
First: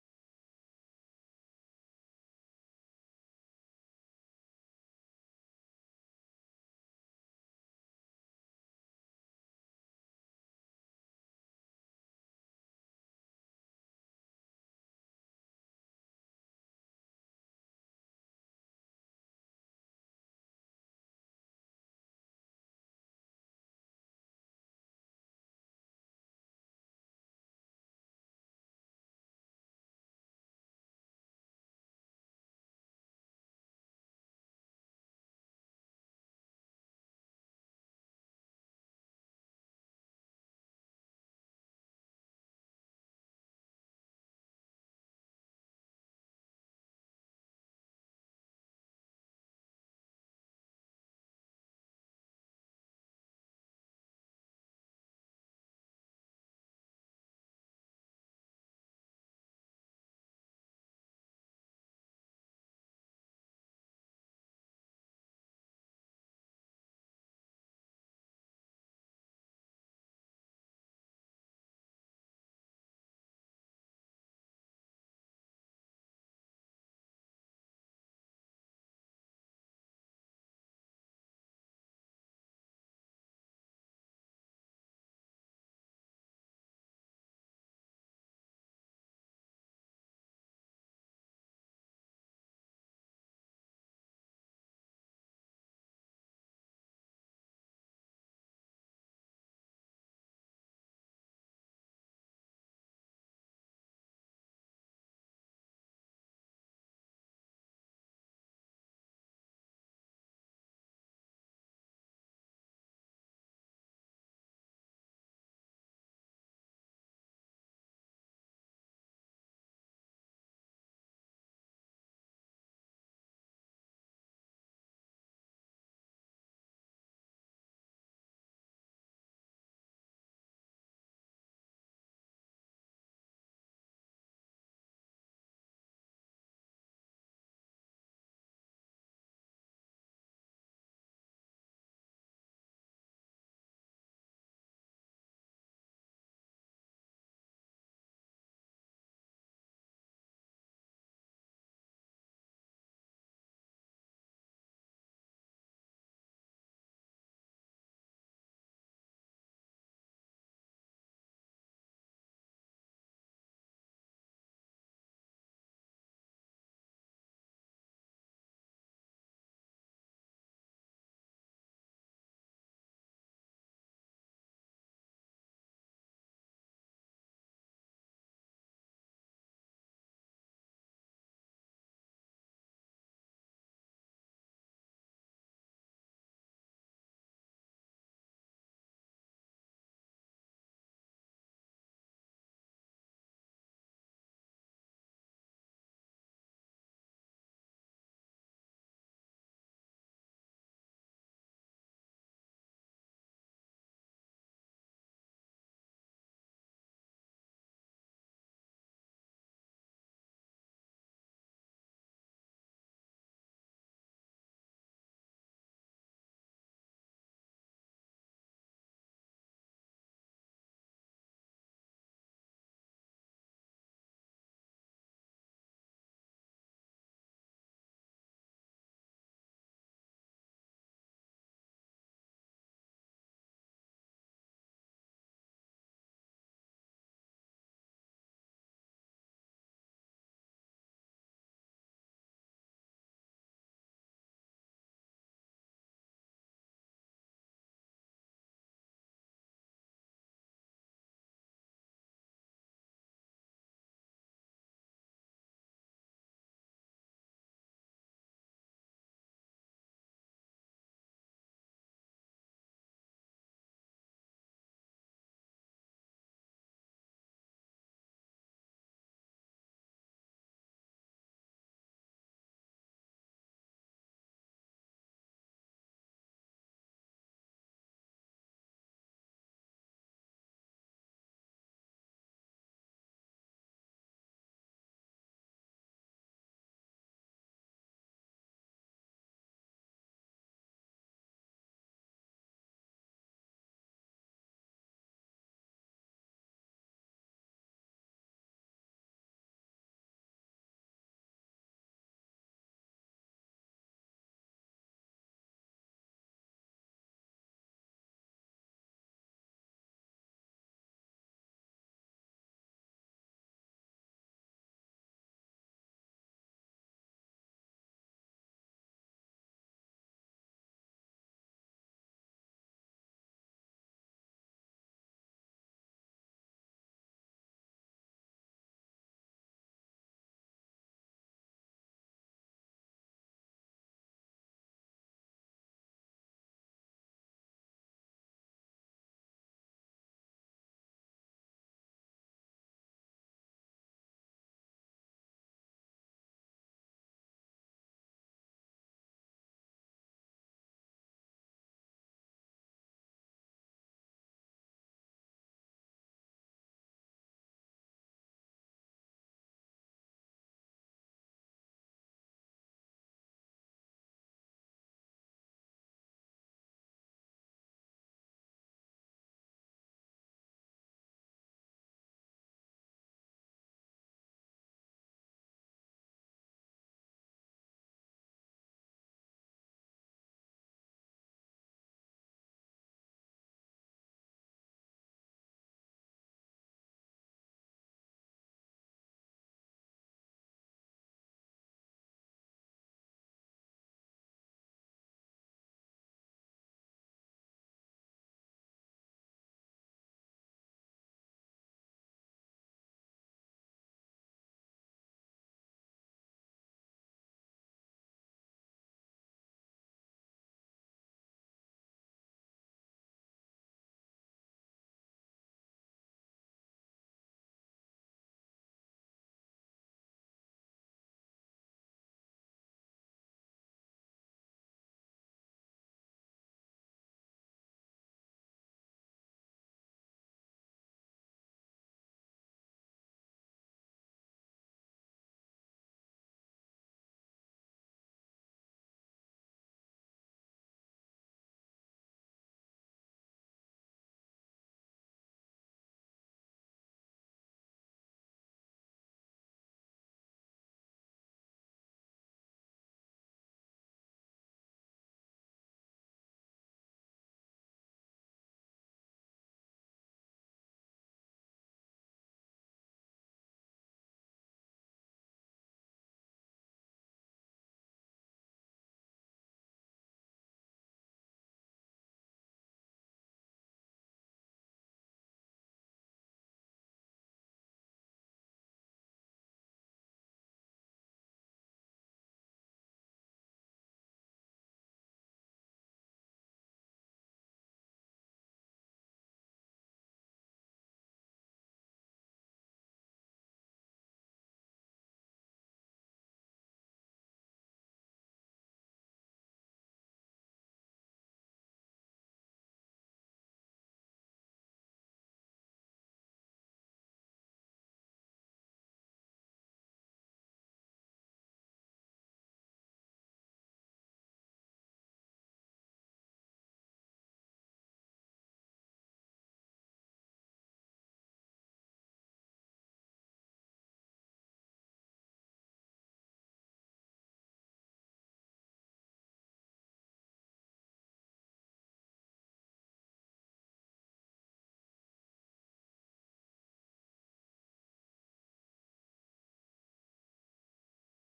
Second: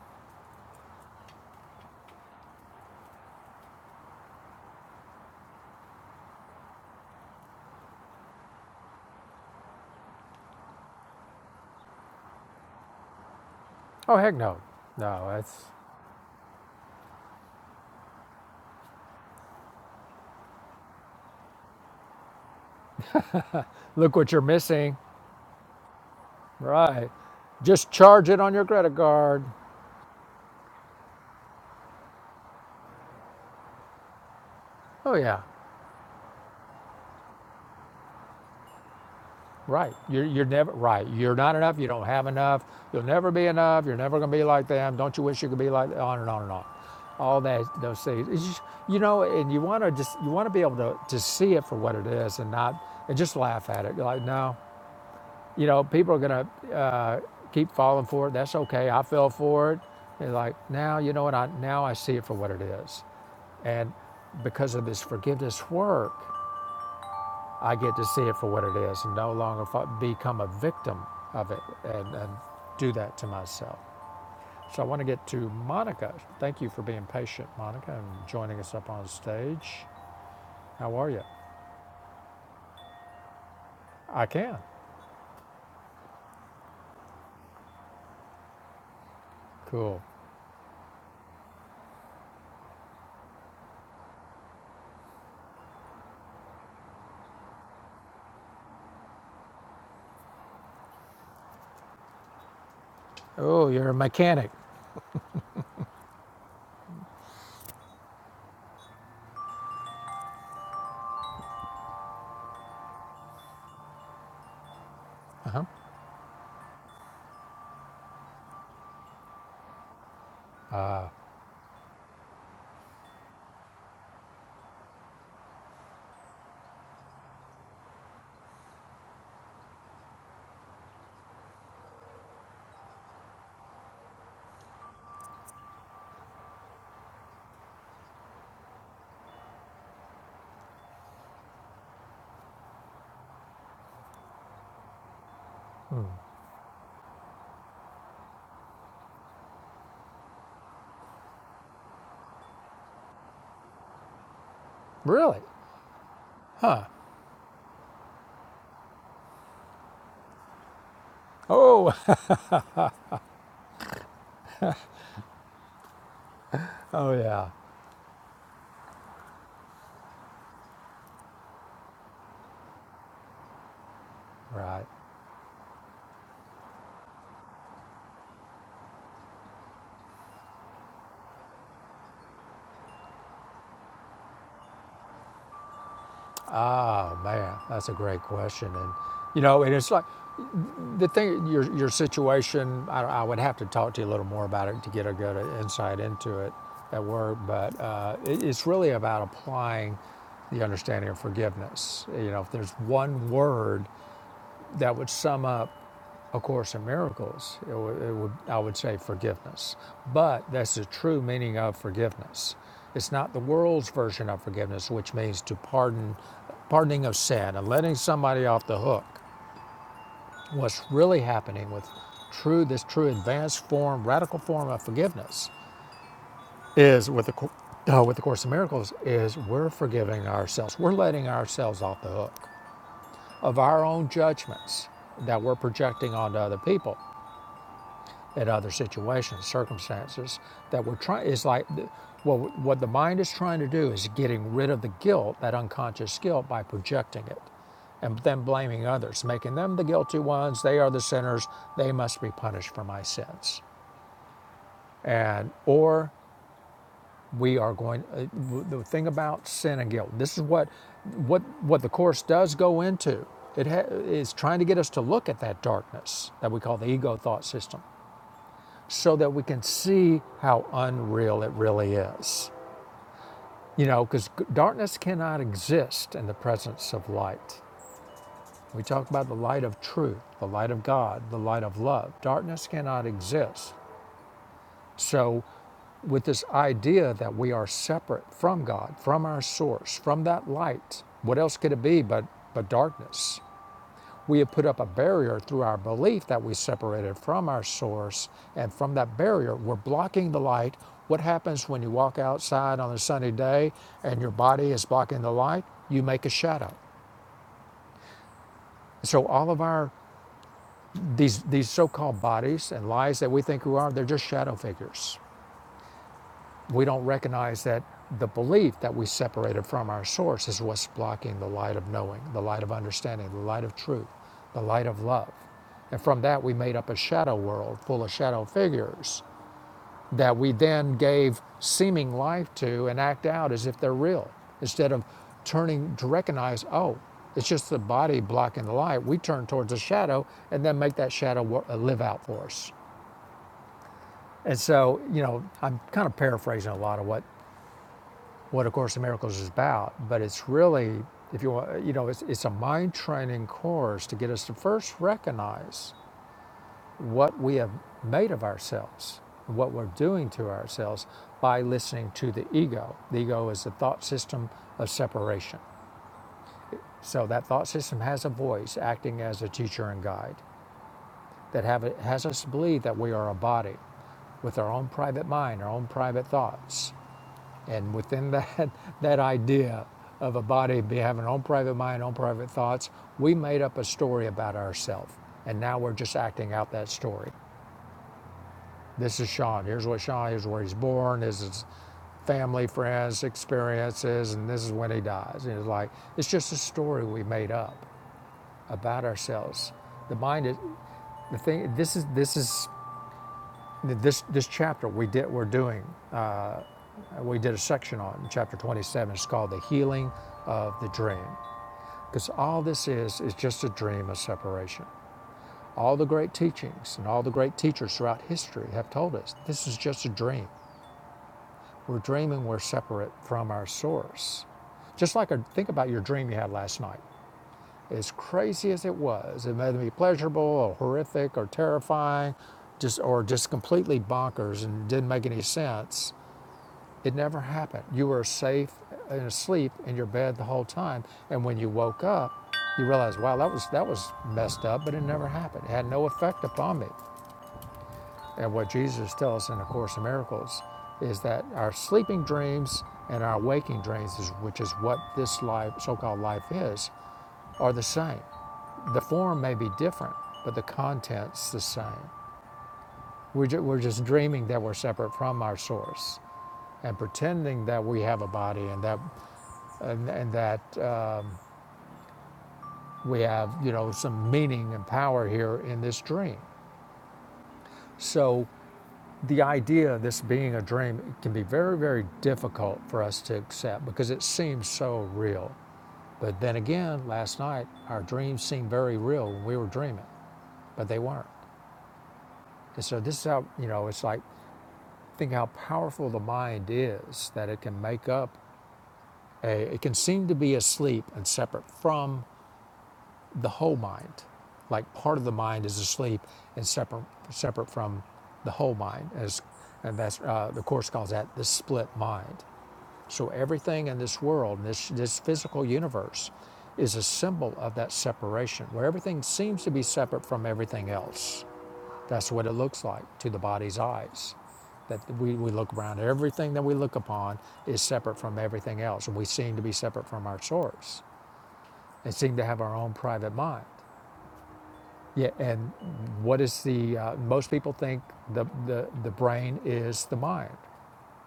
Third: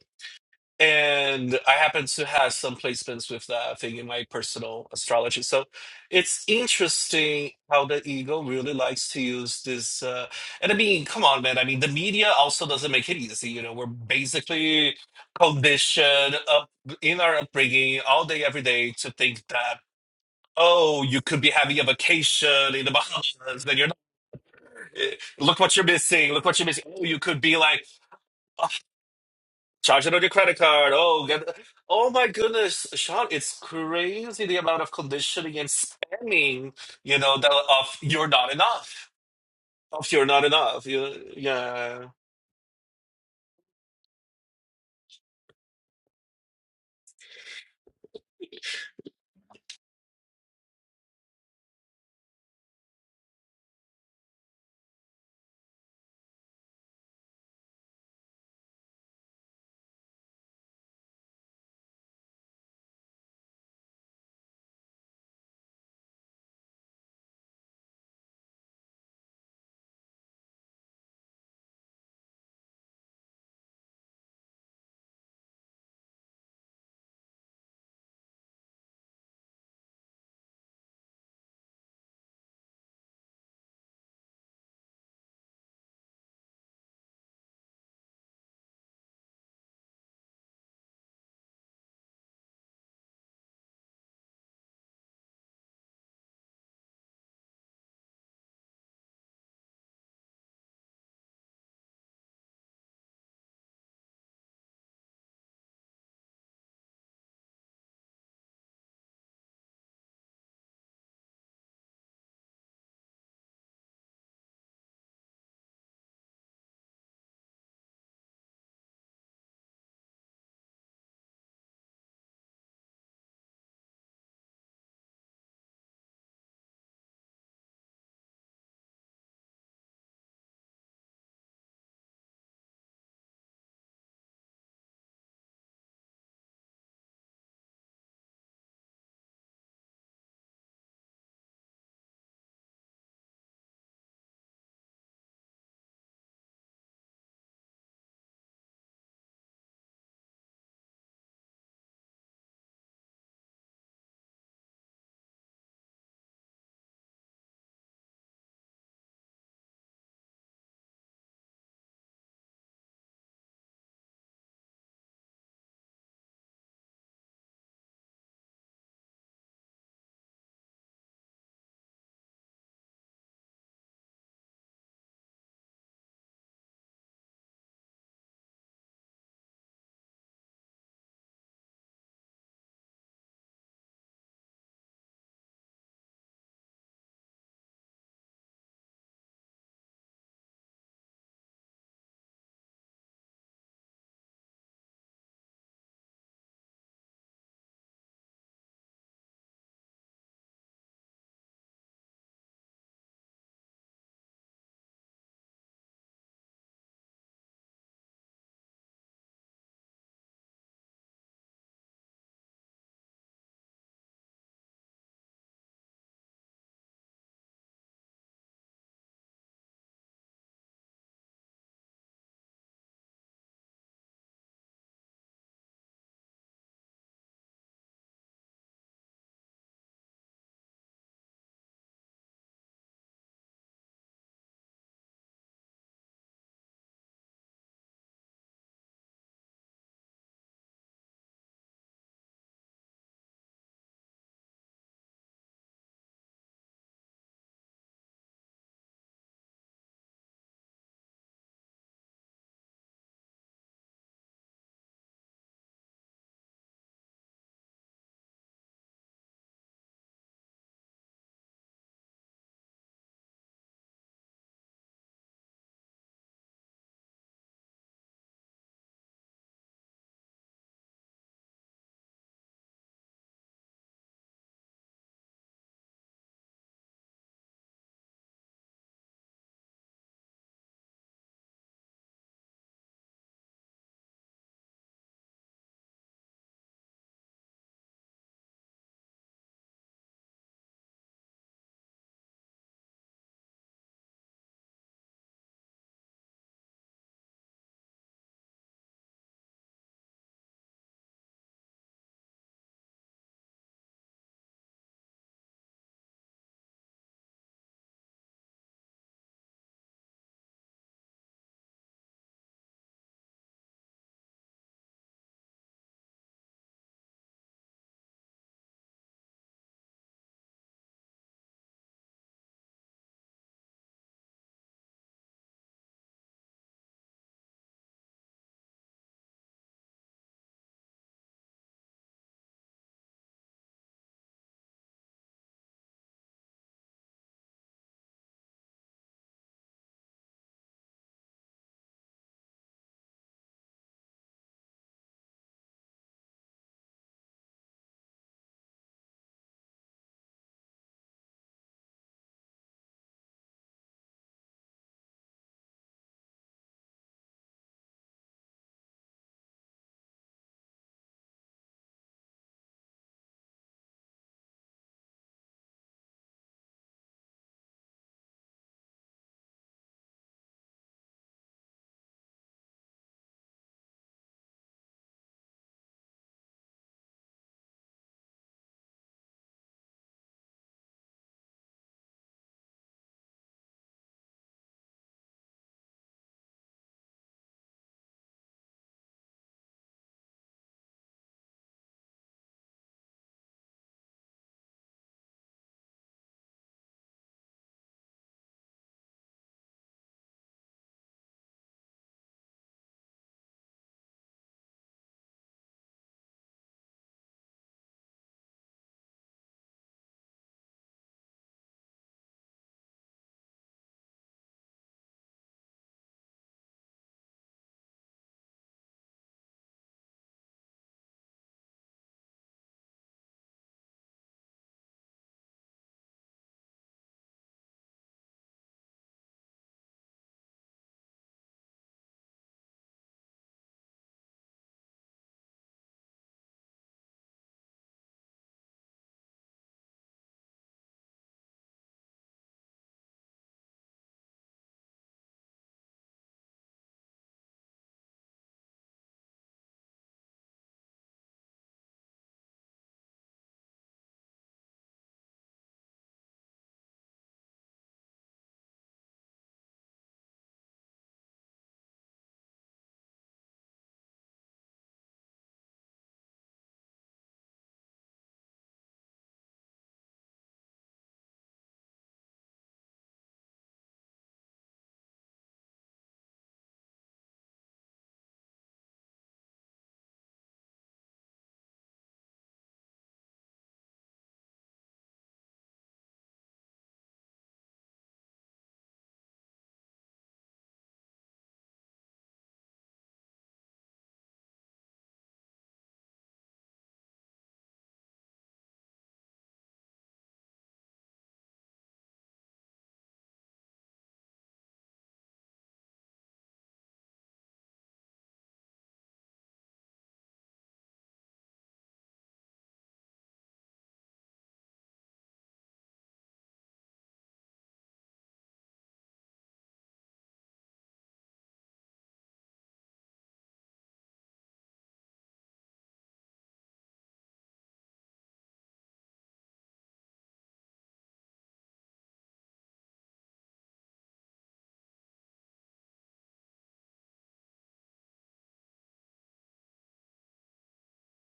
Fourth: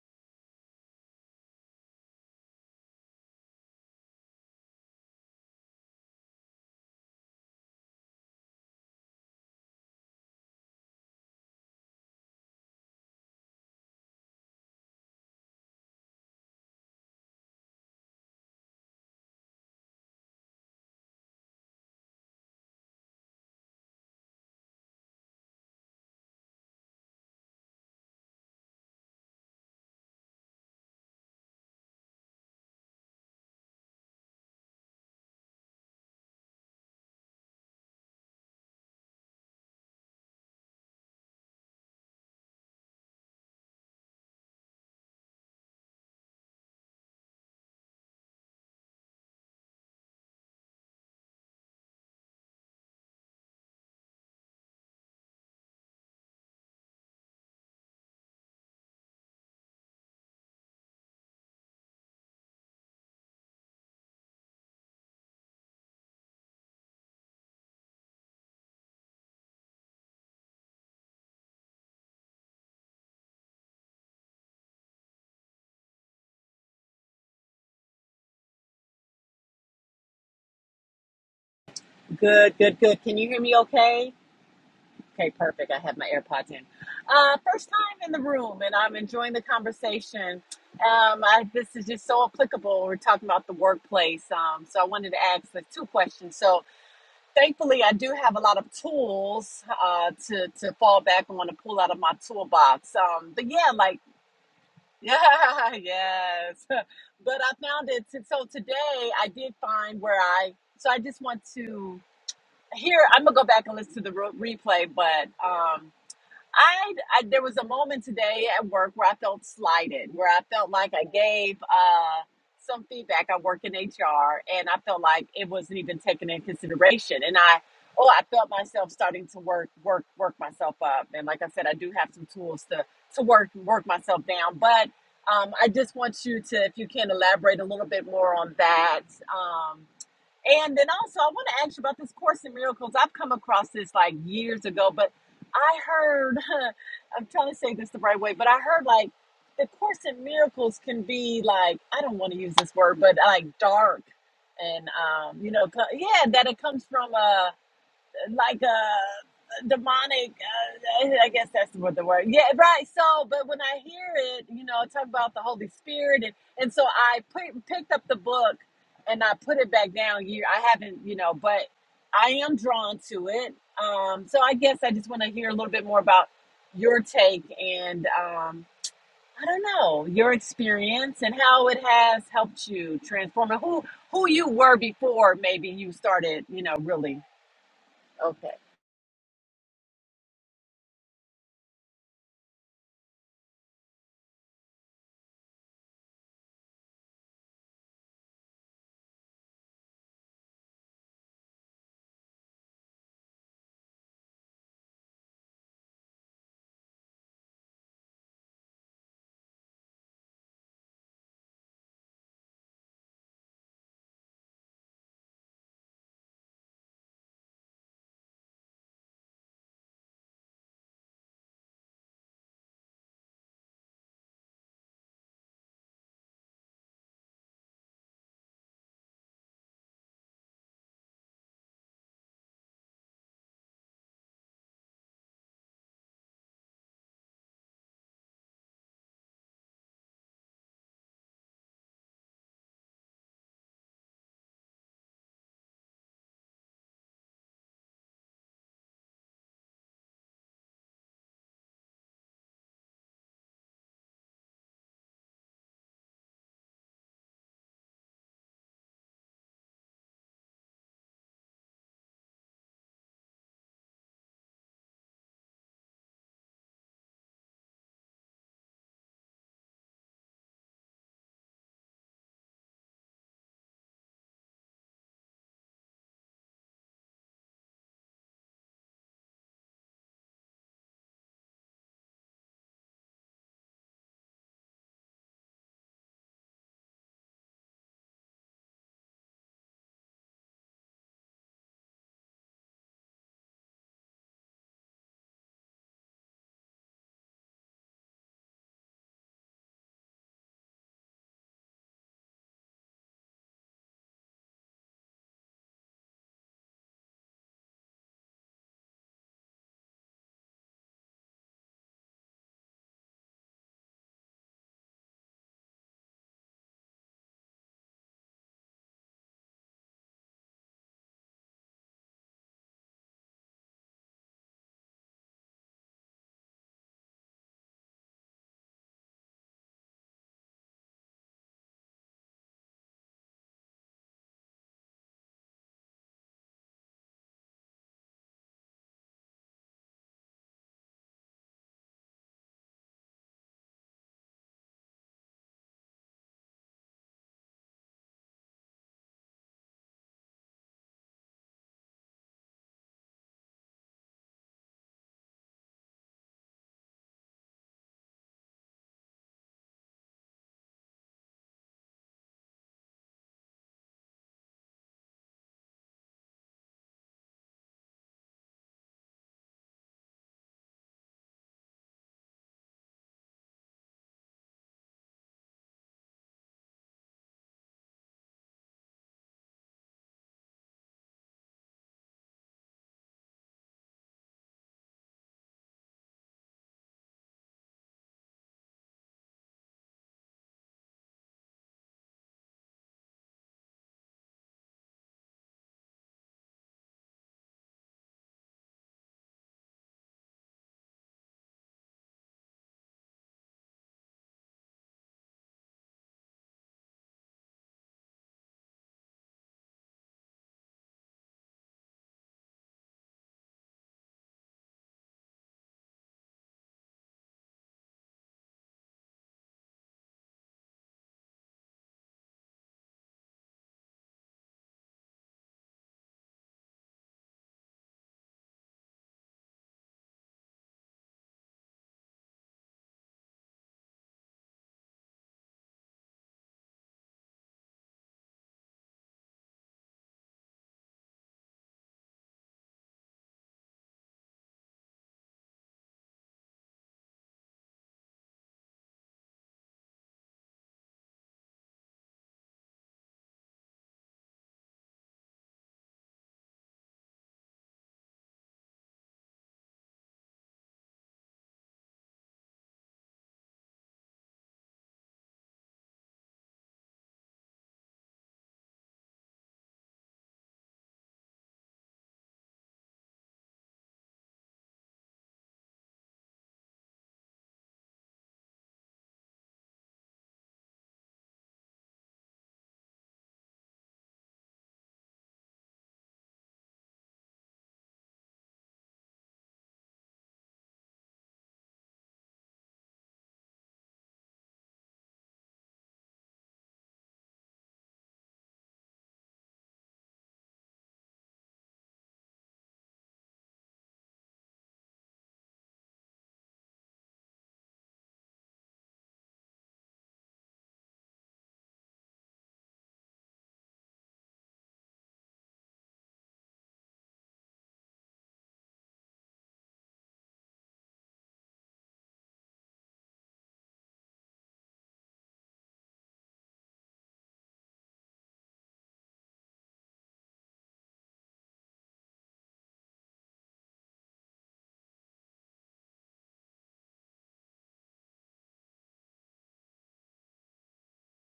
[SPEAKER 3] and I happen to have some placements with that thing in my personal astrology. So it's interesting how the ego really likes to use this. Uh, and I mean, come on, man. I mean, the media also doesn't make it easy. You know, we're
[SPEAKER 2] oh heck no
[SPEAKER 3] basically
[SPEAKER 2] no that's
[SPEAKER 3] conditioned up in our upbringing all day, every day to think that. Oh, you could be having a vacation in the Bahamas, and you're not.
[SPEAKER 2] look what you're missing
[SPEAKER 3] eh, Look what you're missing. Look what you're missing. Oh,
[SPEAKER 2] right
[SPEAKER 3] you could be like
[SPEAKER 2] just charge it on your credit card
[SPEAKER 3] Charge it on your credit card. Oh, get oh my goodness, Sean, it's crazy the amount of
[SPEAKER 2] oh yeah
[SPEAKER 3] conditioning and spamming, you know, that of you're not enough.
[SPEAKER 2] Right.
[SPEAKER 3] Of
[SPEAKER 2] You're,
[SPEAKER 3] you're
[SPEAKER 2] you're
[SPEAKER 3] not
[SPEAKER 2] never
[SPEAKER 3] enough.
[SPEAKER 2] right.
[SPEAKER 3] You,
[SPEAKER 2] You're not enough. You don't
[SPEAKER 3] yeah.
[SPEAKER 2] have enough. You'll never be enough. You're never going to be like them. Don't you wish you could be like that? on and on and on. All that those things. It's just- you know, and you want to just you want to be able to to see it for what it is and not and just laugh at it. You're like no, you know, people are going to uh, keep falling for it. That's okay. I fell for it. And like now, you know what? I now I see it for what it is, and because of this forgiveness work, I get to see it for what it is and no longer become a victim of it and, and do that to myself. So I want to get to Monica. Thank you for being patient, Monica, and joining us up on stage. How are you?
[SPEAKER 4] Good, good, good. Can you hear me okay?
[SPEAKER 2] I can.
[SPEAKER 4] Okay, perfect. I have my AirPods in. Uh, first time in the room, and I'm enjoying the
[SPEAKER 2] Cool.
[SPEAKER 4] conversation. Um, I, this is just so applicable. We're talking about the workplace. Um, so I wanted to ask the two questions. So thankfully, I do have a lot of tools uh, to, to fall back on to pull out of my toolbox. Um, but yeah,
[SPEAKER 2] Oh, you're a
[SPEAKER 4] like,
[SPEAKER 2] mechanic.
[SPEAKER 4] yeah, yes. But I found it. So today I did find where I, so I just want to here i'm gonna go back and listen to the re- replay but
[SPEAKER 2] Uh-huh.
[SPEAKER 4] um I, I there was a moment today at work where i felt slighted where i felt like i gave uh some feedback i work in hr and i felt like it wasn't even taken in consideration and i oh i felt myself starting to work work work myself up and like i said i do have some tools to to work work myself down but um, i just want you to if you can elaborate a little bit more on that Um, and then also, I want to ask you about this Course in Miracles. I've come across this like years ago, but I heard, I'm trying to say this the right way, but I heard like the Course in Miracles can be like, I don't want to use this word, but like dark and,
[SPEAKER 2] Really?
[SPEAKER 4] um, you know, co- yeah, that it comes from uh, like a demonic. Uh, I guess that's what
[SPEAKER 2] Oh,
[SPEAKER 4] the word. Yeah, right. So, but when I hear it, you know, talk about the Holy Spirit, and and so
[SPEAKER 2] oh
[SPEAKER 4] I
[SPEAKER 2] yeah.
[SPEAKER 4] put, picked up the book and I put it back down. You, I haven't, you know, but I am drawn to it. Um, so I guess
[SPEAKER 2] Right.
[SPEAKER 4] I just want to hear a little bit more about your take and um, I don't know your experience and how it has helped you transform and who who you were before maybe you started, you know, really.
[SPEAKER 2] Ah, man, that's a great question. And you know, and it's like The thing, your, your situation, I, I would have to talk to you a little more about it to get a good insight into it at work, but uh, it, it's really about applying the understanding of forgiveness. You know, if there's one word that would sum up A Course in Miracles, it, would it would, I would say forgiveness. But that's the true meaning of forgiveness. It's not the world's version of forgiveness, which means to pardon, pardoning of sin and letting somebody off the hook what's really happening with true this true advanced form radical form of forgiveness is with the uh, with the course of miracles is we're forgiving ourselves we're letting ourselves off the hook of our own judgments that we're projecting onto other people at other situations, circumstances that we're trying. It's like well, what the mind is trying to do is getting rid of the guilt, that unconscious guilt, by projecting it, and then blaming others, making them the guilty ones. They are the sinners. They must be punished for my sins. And or we are going. Uh, the thing about sin and guilt. This is what what what the course does go into. It ha- is trying to get us to look at that darkness that we call the ego thought system so that we can see how unreal it really is. You know, because darkness cannot exist in the presence of light. We talk about the light of truth, the light of God, the light of love. Darkness cannot exist. So, with this idea that we are separate from God, from our source, from that light, what else could it be but, but darkness? We have put up a barrier through our belief that we separated from our source, and from that barrier, we're blocking the light. What happens when you walk outside on a sunny day and your body is blocking the light? You make a shadow. So all of our these these so-called bodies and lies that we think we are, they're just shadow figures. We don't recognize that the belief that we separated from our source is what's blocking the light of knowing, the light of understanding, the light of truth, the light of love. And from that, we made up a shadow world full of shadow figures that we then gave seeming life to and act out as if they're real. Instead of turning to recognize, oh, it's just the body blocking the light, we turn towards the shadow and then make that shadow uh, live out for us. And so, you know, I'm kind of paraphrasing a lot of what what A Course in Miracles is about, but it's really, if you want, you know, it's, it's a mind training course to get us to first recognize what we have made of ourselves, what we're doing to ourselves by listening to the ego. The ego is the thought system of separation. So that thought system has a voice acting as a teacher and guide that have, it, has us believe that we are a body with our own private mind, our own private thoughts. And within that, that idea of a body having own private mind, own private thoughts, we made up a story about ourselves. And now we're just acting out that story. This is Sean. Here's what Sean, here's where he's born, this is his family, friends, experiences, and this is when he dies. And it's like it's just a story we made up about ourselves. The mind is the thing. This is this is this this chapter we did we're doing. Uh, we did a section on in chapter 27. It's called the healing of the dream. Because all this is, is just a dream of separation. All the great teachings and all the great teachers throughout history have told us this is just a dream. We're dreaming we're separate from our source. Just like a, think about your dream you had last night. As crazy as it was, it may be pleasurable or horrific or terrifying, just or just completely bonkers and didn't make any sense. It never happened. You were safe and asleep in your bed the whole time. And when you woke up, you realized, wow, that was that was messed up, but it never happened. It had no effect upon me. And what Jesus tells us in A Course in Miracles is that our sleeping dreams and our waking dreams, which is what this life, so-called life is, are the same. The form may be different, but the content's the same. We're, ju- we're just dreaming that we're separate from our source and pretending that we have a body and that and, and that um, we have, you know, some meaning and power here in this dream. So the idea of this being a dream can be very, very difficult for us to accept because it seems so real. But then again, last night our dreams seemed very real when we were dreaming, but they weren't. And so this is how, you know, it's like think how powerful the mind is that it can make up a, it can seem to be asleep and separate from the whole mind. Like part of the mind is asleep and separate, separate from the whole mind. As, and that's, uh, the Course calls that the split mind. So everything in this world, in this, this physical universe, is a symbol of that separation, where everything seems to be separate from everything else. That's what it looks like to the body's eyes. That we, we look around, everything that we look upon is separate from everything else. And we seem to be separate from our source and seem to have our own private mind. Yeah, and what is the uh, most people think the, the the brain is the mind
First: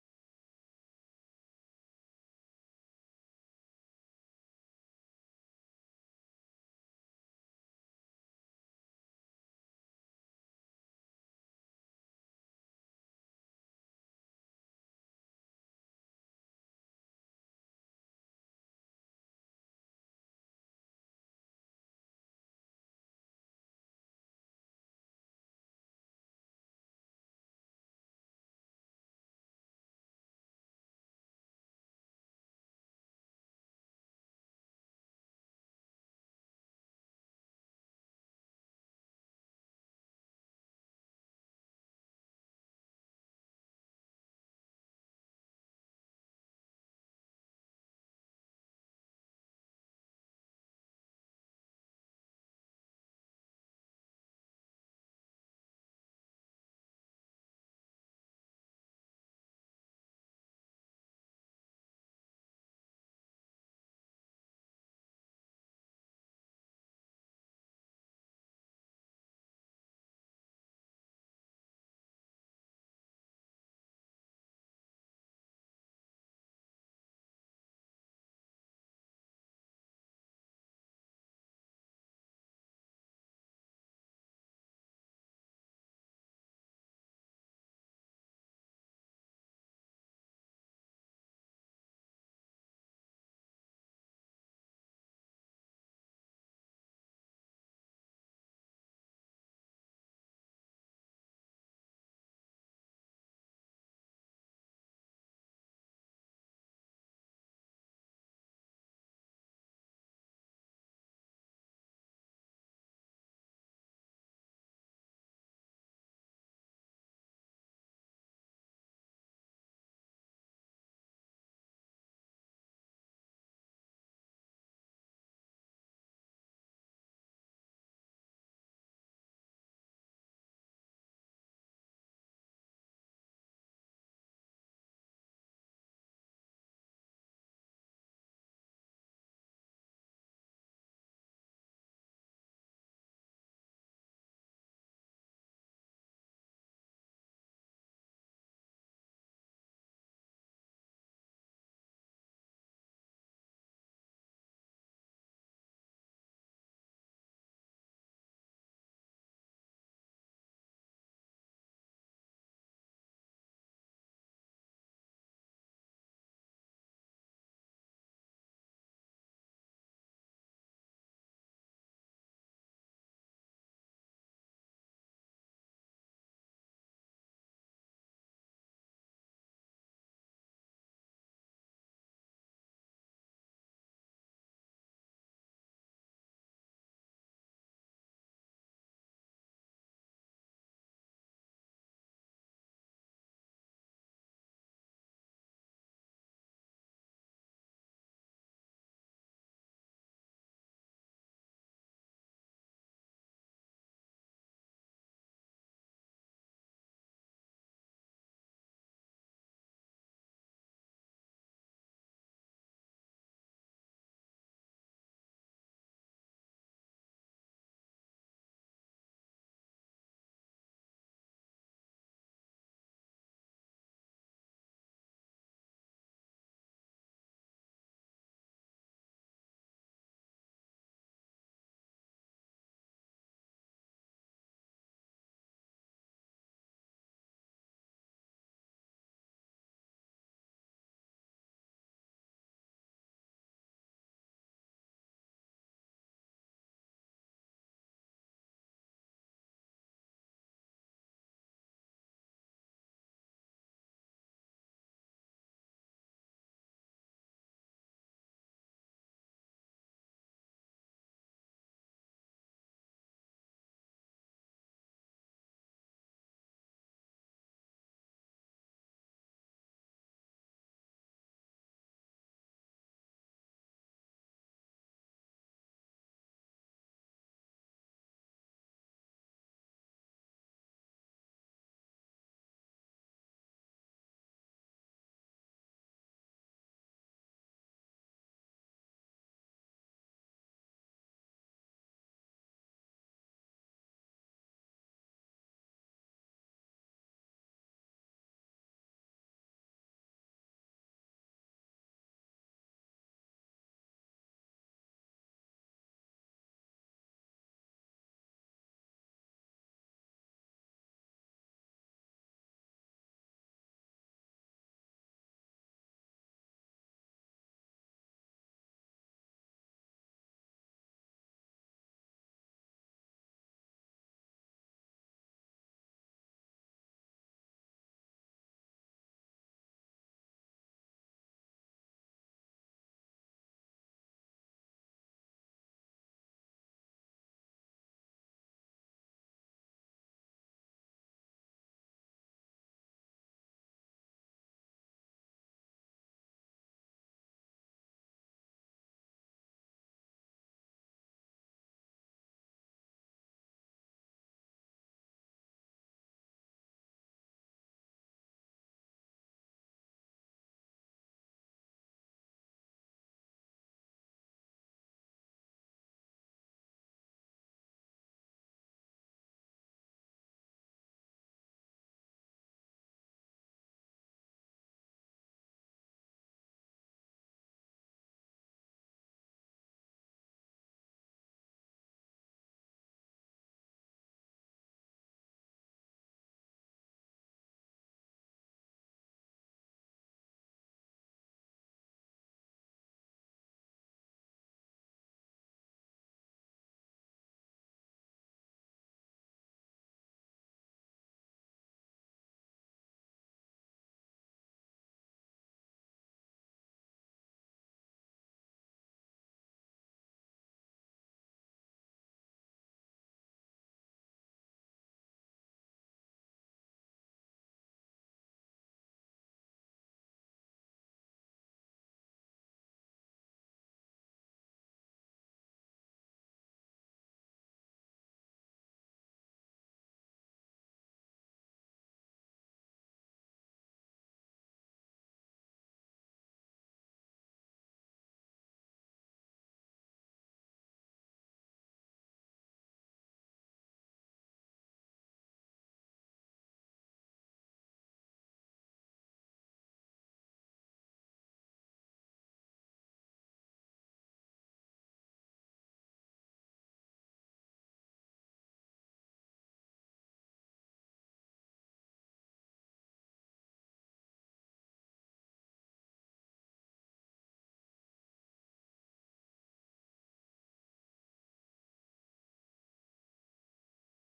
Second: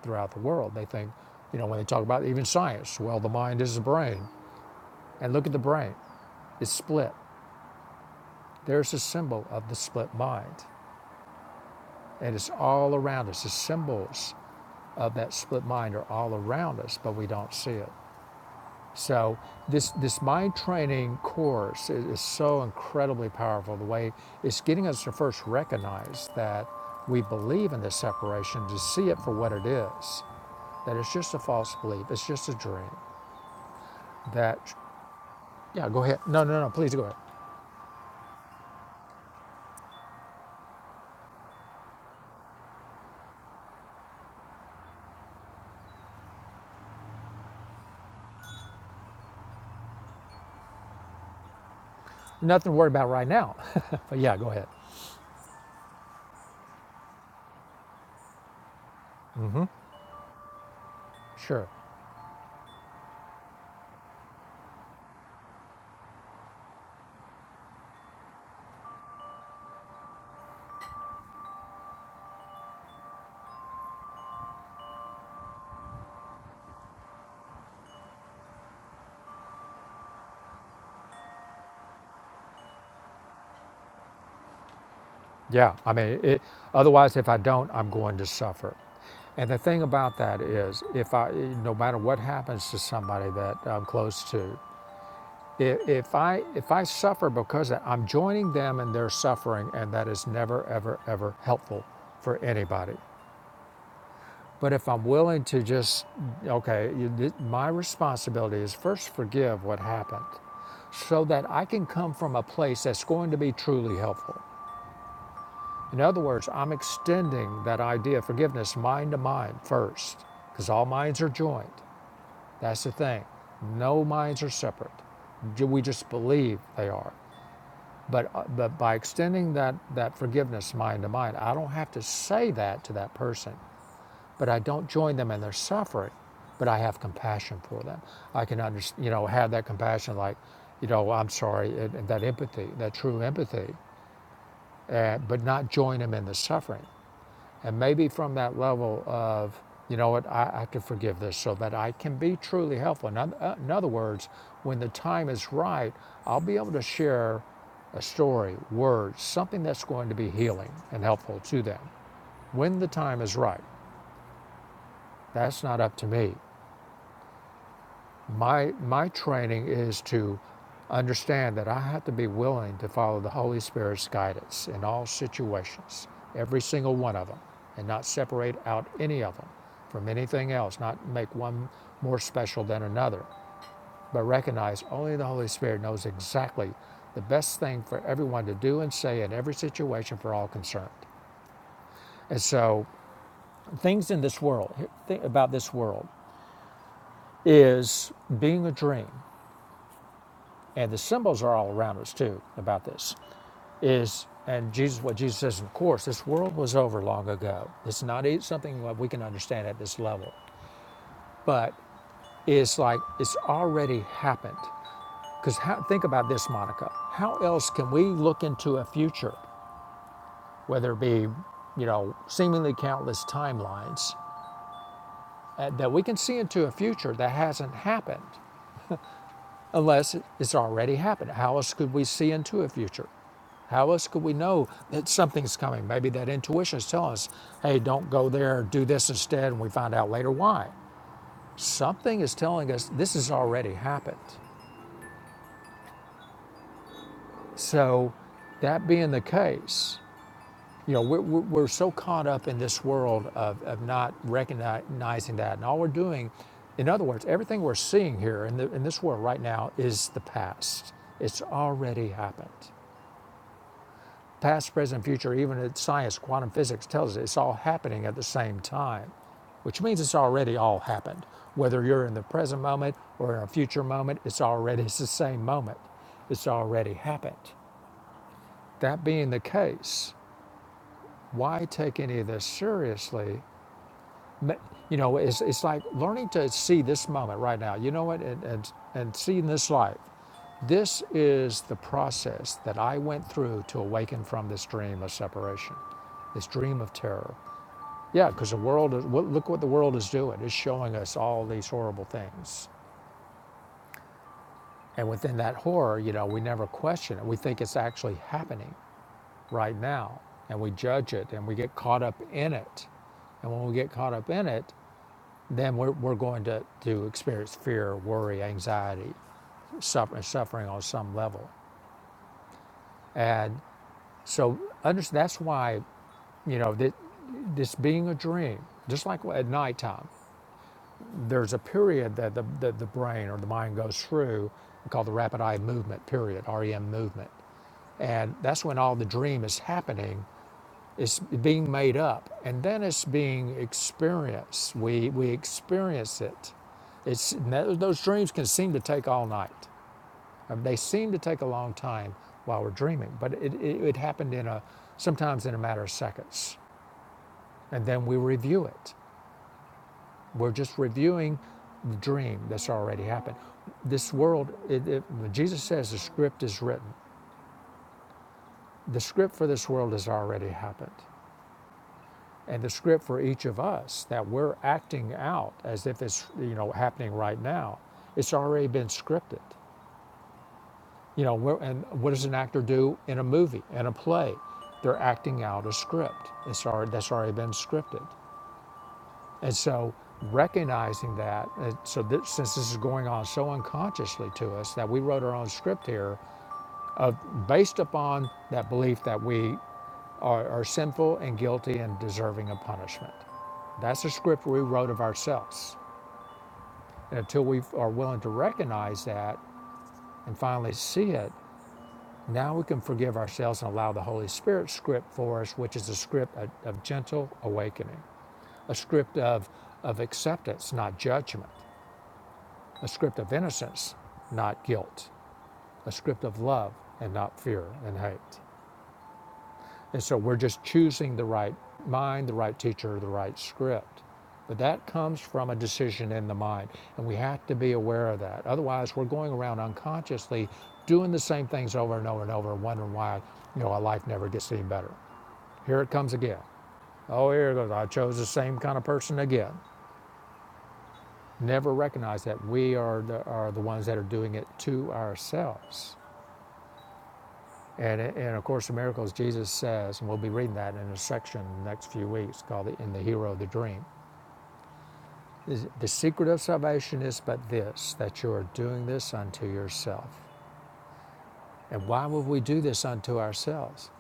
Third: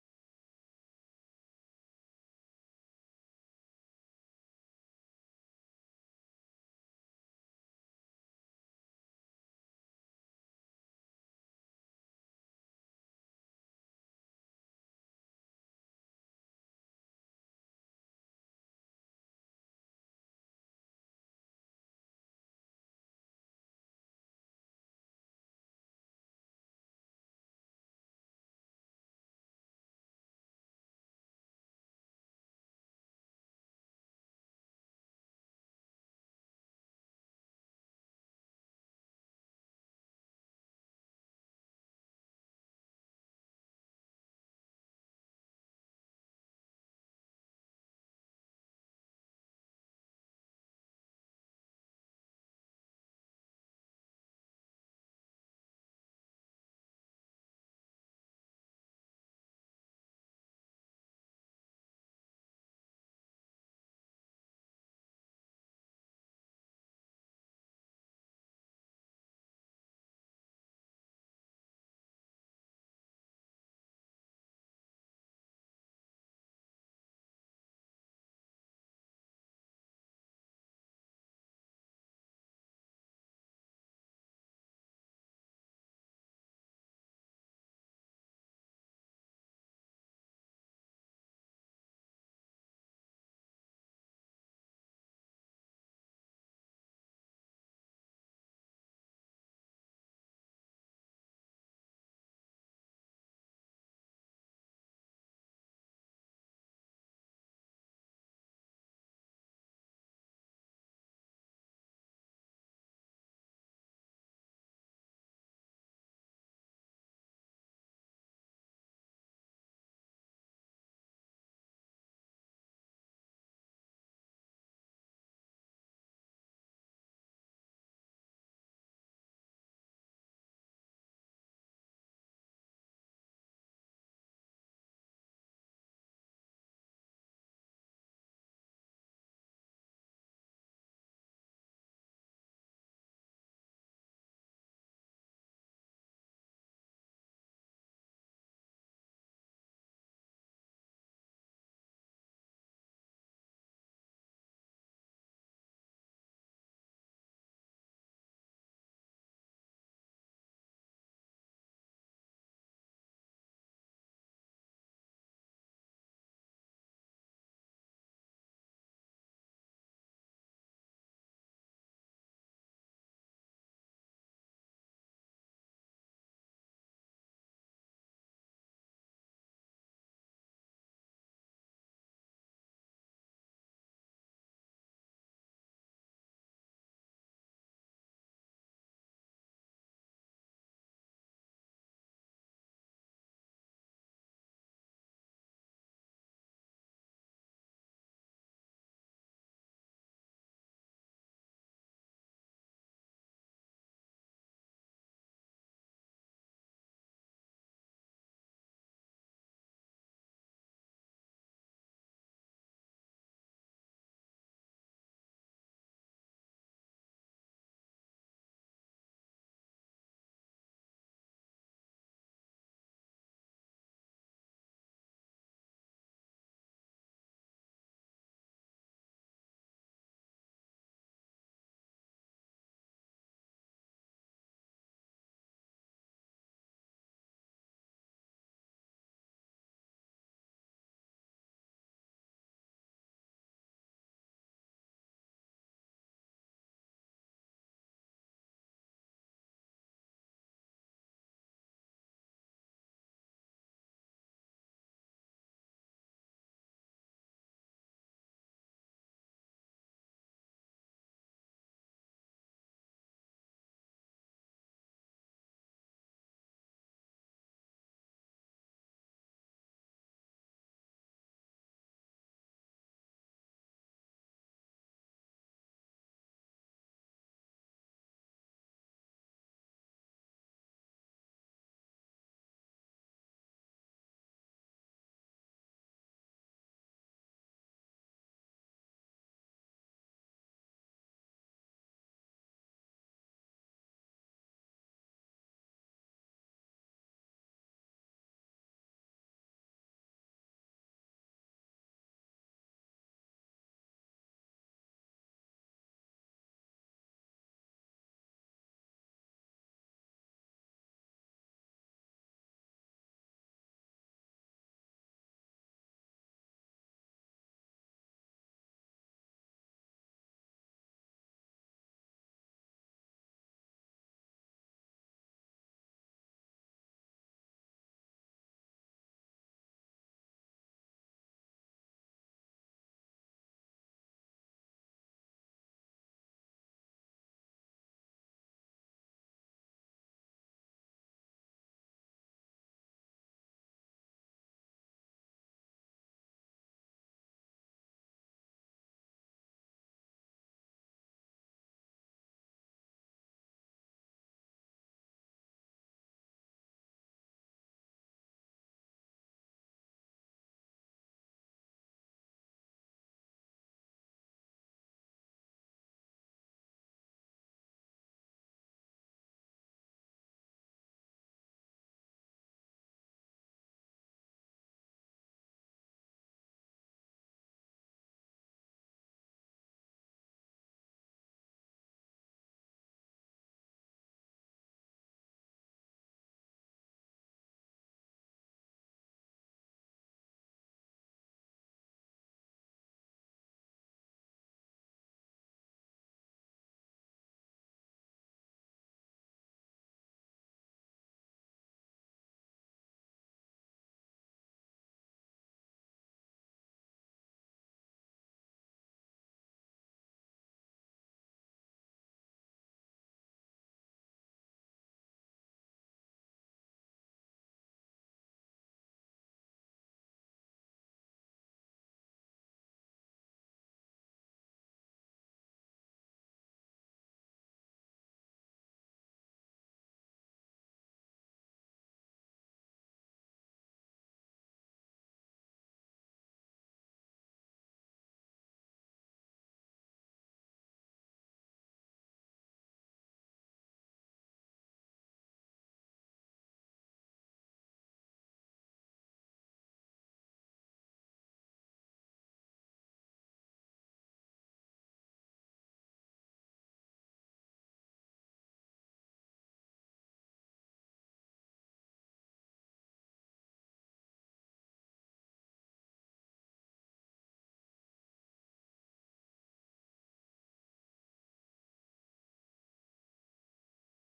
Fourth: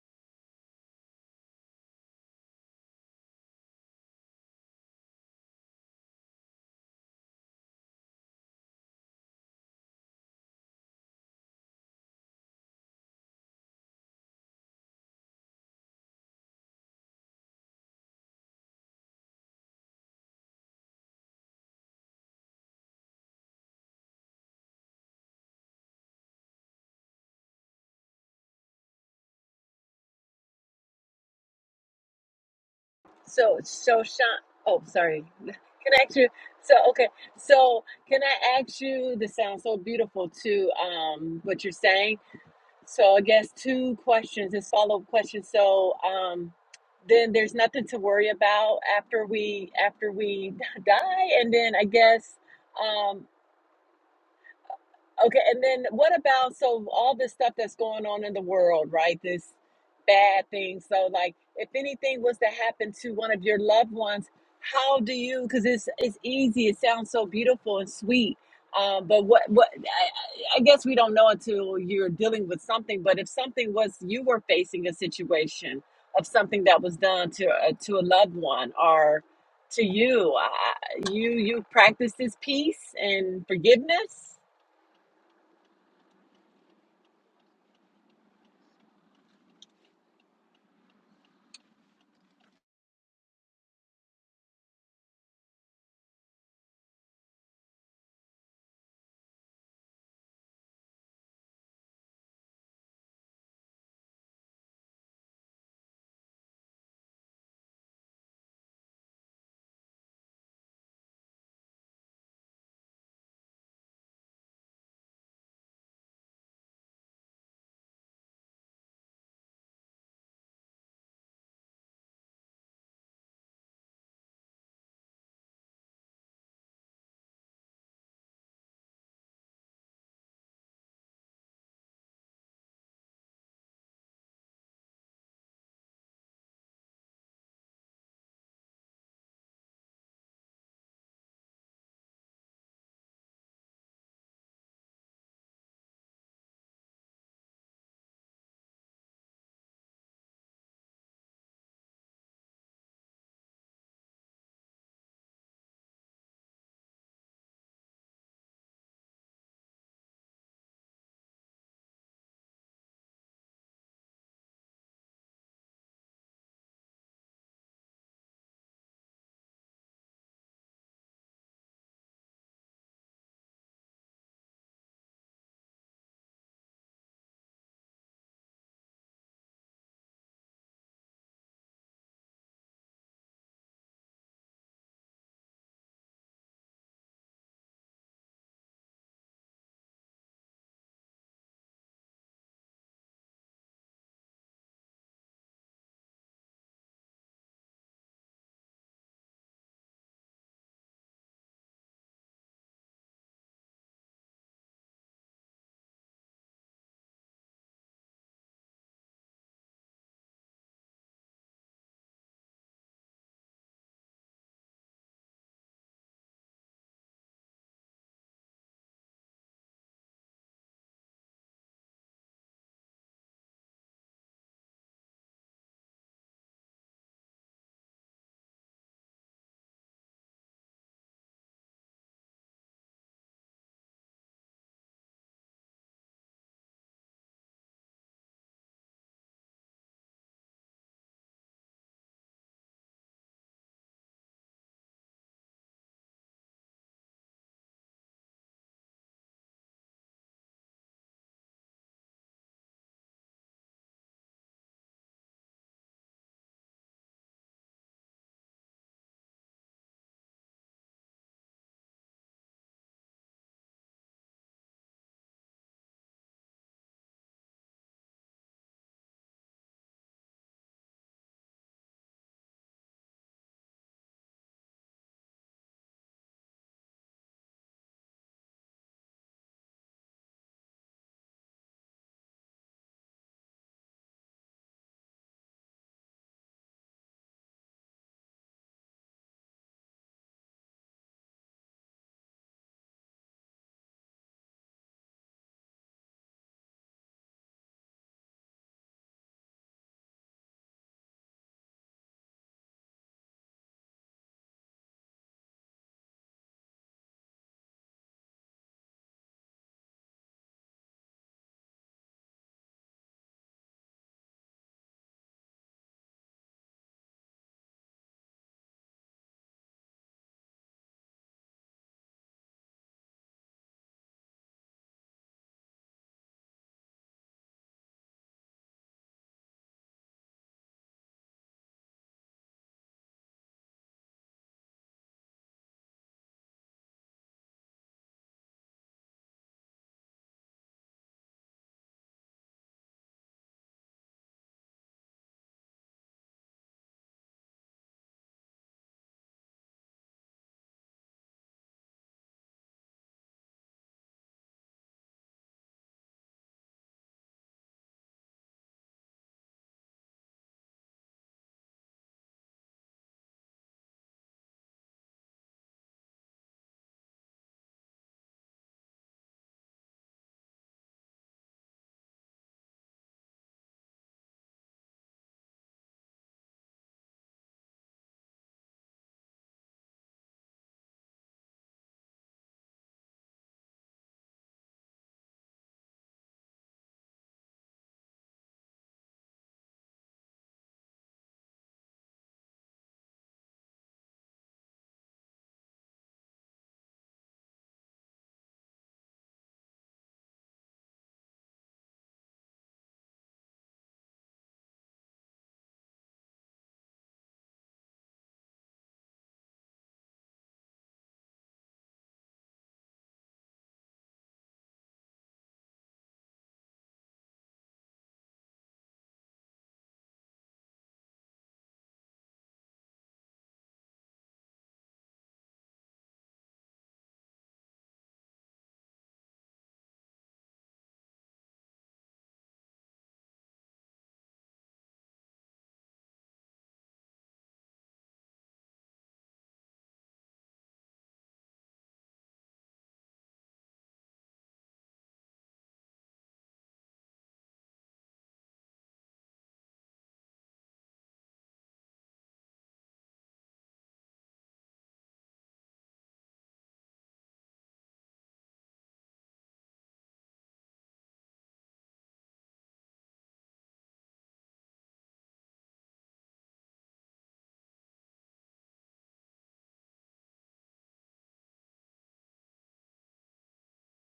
[SPEAKER 2] throughout the world. They think, you know, when they talk about even science, well, the mind is the brain, and look at the brain, it's split. There's a symbol of the split mind, and it's all around us. The symbols of that split mind are all around us, but we don't see it. So this, this mind training course is, is so incredibly powerful. The way it's getting us to first recognize that we believe in this separation, to see it for what it is, that it's just a false belief, it's just a dream.
[SPEAKER 4] So, so Sean,
[SPEAKER 2] That,
[SPEAKER 4] oh, sorry.
[SPEAKER 2] yeah,
[SPEAKER 4] Can I
[SPEAKER 2] go
[SPEAKER 4] ask
[SPEAKER 2] ahead.
[SPEAKER 4] you?
[SPEAKER 2] No, no, no,
[SPEAKER 4] So,
[SPEAKER 2] please go
[SPEAKER 4] okay.
[SPEAKER 2] ahead.
[SPEAKER 4] So, can I ask you? This sounds so beautiful to um what you're saying. So, I guess two questions, this follow up questions. So, um, then there's nothing to worry about after we after we die, and then I guess.
[SPEAKER 2] Nothing to worry about
[SPEAKER 4] um.
[SPEAKER 2] right now. but yeah, go ahead.
[SPEAKER 4] Okay, and then what about so all this stuff that's going on in the world, right? This bad thing. So like
[SPEAKER 2] Sure.
[SPEAKER 4] if anything was to happen to one of your loved ones, how do you because it's it's easy, it sounds so beautiful and sweet. Um, but what what I, I guess we don't know until you're dealing with something, but if something was you were facing a situation of something that was done to a, to a loved one or to you, I, you you practice this peace and forgiveness?
[SPEAKER 2] Yeah, I mean, it, otherwise, if I don't, I'm going to suffer. And the thing about that is, if I, no matter what happens to somebody that I'm close to, If, if I if I suffer because I'm joining them in their suffering, and that is never, ever, ever helpful for anybody. But if I'm willing to just okay, you, my responsibility is first forgive what happened, so that I can come from a place that's going to be truly helpful. In other words, I'm extending that idea of forgiveness mind to mind first, because all minds are joined. That's the thing. No minds are separate. Ju- We just believe they are. But, uh, but by extending that, that forgiveness mind to mind, I don't have to say that to that person, but I don't join them in their suffering, but I have compassion for them. I can under, you know, have that compassion like, you know, I'm sorry, and, that empathy, that true empathy, uh, but not join them in the suffering. And maybe from that level of, you know what, I, I can forgive this so that I can be truly helpful. In, oth- uh, in other words, when the time is right, I'll be able to share a story, words, something that's going to be healing and helpful to them when the time is right. That's not up to me. My, my training is to understand that I have to be willing to follow the Holy Spirit's guidance in all situations, every single one of them, and not separate out any of them from anything else, not make one more special than another, but recognize only the Holy Spirit knows exactly the best thing for everyone to do and say in every situation for all concerned. And so, things in this world, think about this world, is being a dream and the symbols are all around us too about this is and jesus what jesus says of course this world was over long ago it's not e- something that we can understand at this level but it's like it's already happened because think about this monica how else can we look into a future whether it be you know seemingly countless timelines uh, that we can see into a future that hasn't happened unless it's already happened. How else could we see into a future? How else could we know that something's coming? Maybe that intuition is telling us, hey, don't go there, do this instead, and we find out later why. Something is telling us this has already happened. So, that being the case, you know, we're, we're so caught up in this world of, of not recognizing that. And all we're doing, in other words, everything we're seeing here in, the, in this world right now is the past. It's already happened. Past, present, future, even in science, quantum physics tells us it's all happening at the same time, which means it's already all happened. Whether you're in the present moment or in a future moment, it's already it's the same moment. It's already happened. That being the case, why take any of this seriously? You know, it's, it's like learning to see this moment right now. You know what? And, and, and seeing this life. This is the process that I went through to awaken from this dream of separation, this dream of terror. Yeah, because the world is, look what the world is doing. It's showing us all these horrible things. And within that horror, you know, we never question it. We think it's actually happening right now. And we judge it and we get caught up in it. And when we get caught up in it, then we're, we're going to, to experience fear, worry, anxiety, suffer, suffering on some level. And so under, that's why you know that this being a dream just like at nighttime there's a period that the, the, the brain or the mind goes through called the rapid eye movement period rem movement and that's when all the dream is happening it's being made up and then it's being experienced we we experience it it's those dreams can seem to take all night I mean, they seem to take a long time while we're dreaming but it, it, it happened in a sometimes in a matter of seconds and then we review it We're just reviewing the dream that's already happened. This world, it, it, Jesus says the script is written. The script for this world has already happened. And the script for each of us that we're acting out as if it's you know happening right now, it's already been scripted. You know, we're, and what does an actor do in a movie, in a play? They're acting out a script. It's already, that's already been scripted. And so recognizing that, uh, so this, since this is going on so unconsciously to us that we wrote our own script here based upon that belief that we are, are sinful and guilty and deserving of punishment. That's a script we wrote of ourselves. And until we are willing to recognize that and finally see it, now we can forgive ourselves and allow the Holy Spirit script for us, which is a script of, of gentle awakening, a script of, of acceptance, not judgment a script of innocence, not guilt, a script of love and not fear and hate. And so we're just choosing the right mind, the right teacher, the right script. But that comes from a decision in the mind, and we have to be aware of that. Otherwise, we're going around unconsciously doing the same things over and over and over, wondering why you know our life never gets any better. Here it comes again. Oh, here it goes. I chose the same kind of person again. Never recognize that we are the, are the ones that are doing it to ourselves. And, and of course, the miracles Jesus says, and we'll be reading that in a section in the next few weeks called the, In the Hero of the Dream. The secret of salvation is but this, that you are doing this unto yourself. And why would we do this unto ourselves?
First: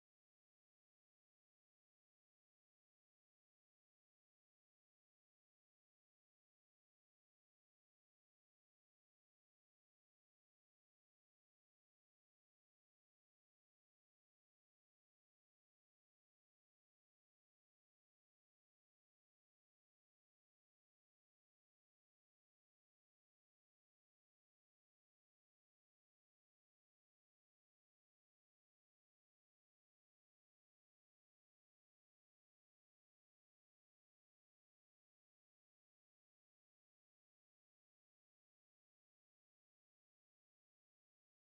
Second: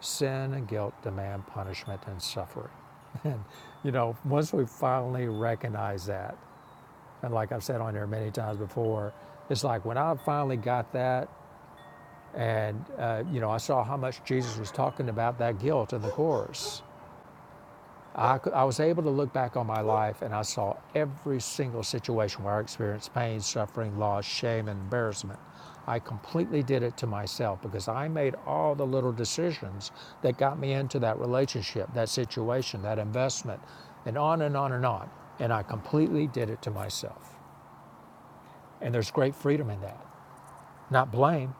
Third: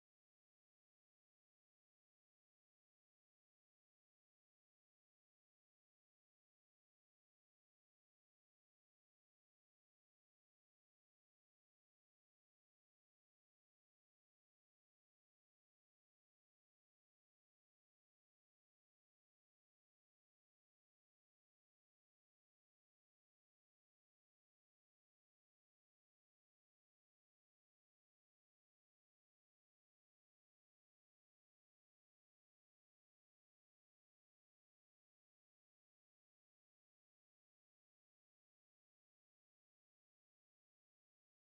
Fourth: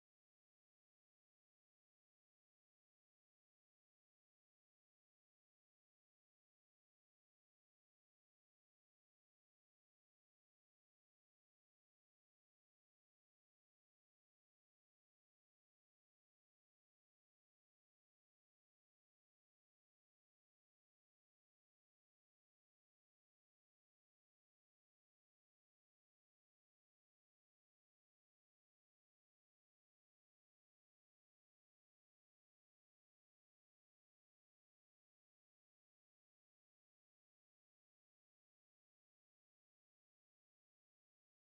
[SPEAKER 2] Sin and guilt demand punishment and suffering. And, you know, once we finally recognize that, and like I've said on here many times before, it's like when I finally got that, and, uh, you know, I saw how much Jesus was talking about that guilt in the chorus I, cou- I was able to look back on my life and I saw every single situation where I experienced pain, suffering, loss, shame, and embarrassment. I completely did it to myself because I made all the little decisions that got me into that relationship, that situation, that investment, and on and on and on. And I completely did it to myself. And there's great freedom in that. Not blame,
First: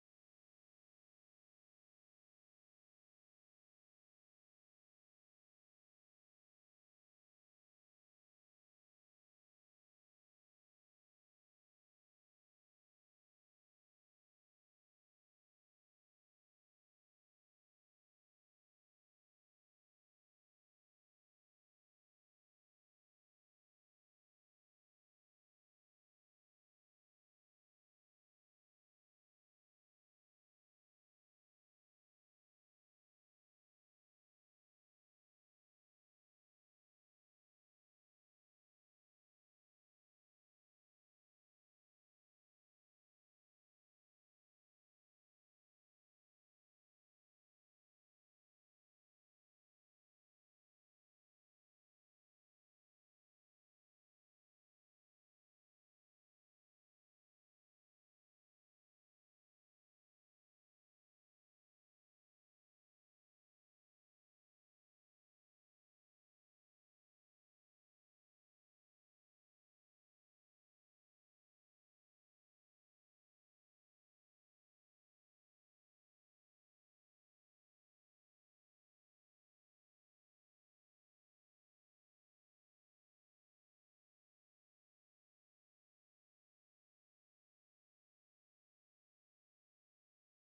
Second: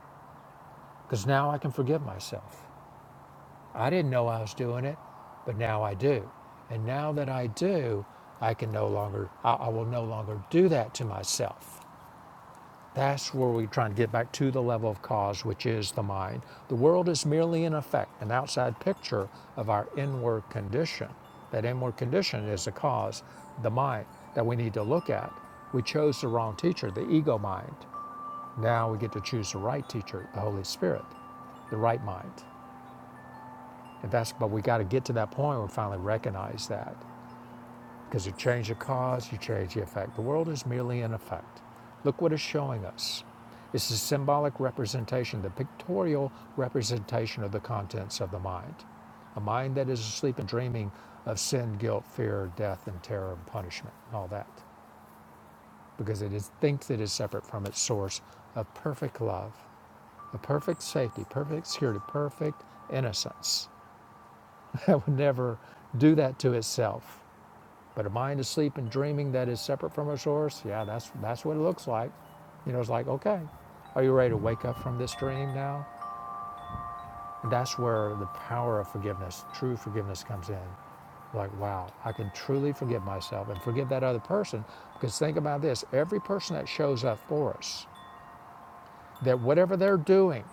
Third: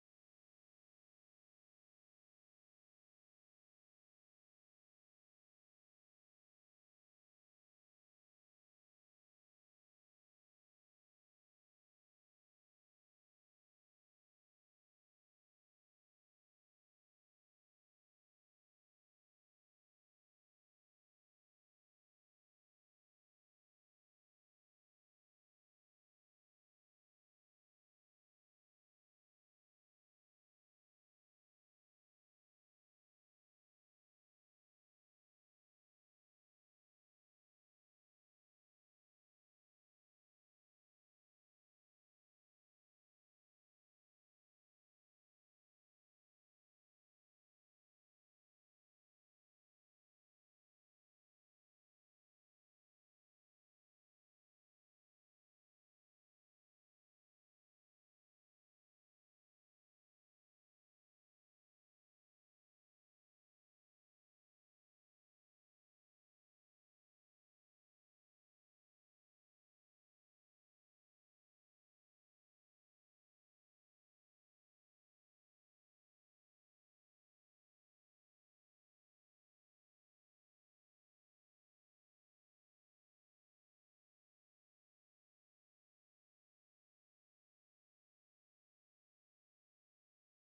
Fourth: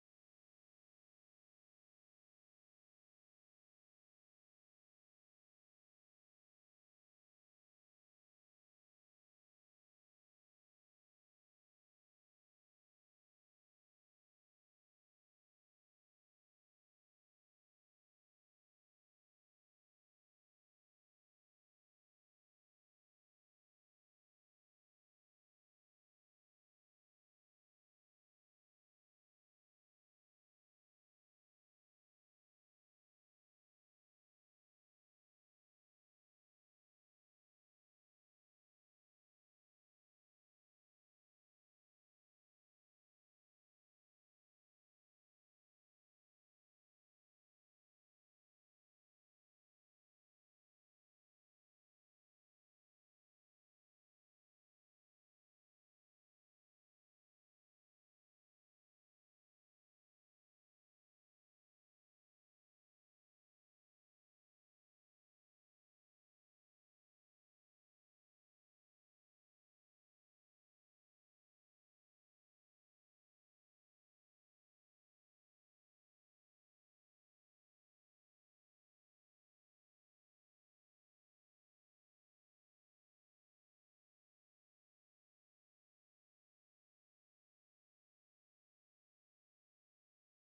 [SPEAKER 2] because now I can forgive myself. I didn't know I was doing it, but now I do. And now that I do, I can no longer, I, I will no longer do that to myself. That's where we're trying to get back to the level of cause, which is the mind. The world is merely an effect, an outside picture of our inward condition. That inward condition is the cause, the mind that we need to look at. We chose the wrong teacher, the ego mind. Now we get to choose the right teacher, the Holy Spirit, the right mind. And that's, but we got to get to that point where we finally recognize that. Because you change the cause, you change the effect. The world is merely an effect. Look what it's showing us. It's the symbolic representation, the pictorial representation of the contents of the mind. A mind that is asleep and dreaming of sin, guilt, fear, death, and terror, and punishment, and all that. Because it is, thinks it is separate from its source of perfect love, of perfect safety, perfect security, perfect innocence that would never do that to itself. But a mind asleep and dreaming that is separate from a source, yeah, that's that's what it looks like. You know, it's like, okay, are you ready to wake up from this dream now? And that's where the power of forgiveness, true forgiveness comes in. Like, wow, I can truly forgive myself and forgive that other person. Because think about this, every person that shows up for us, that whatever they're doing,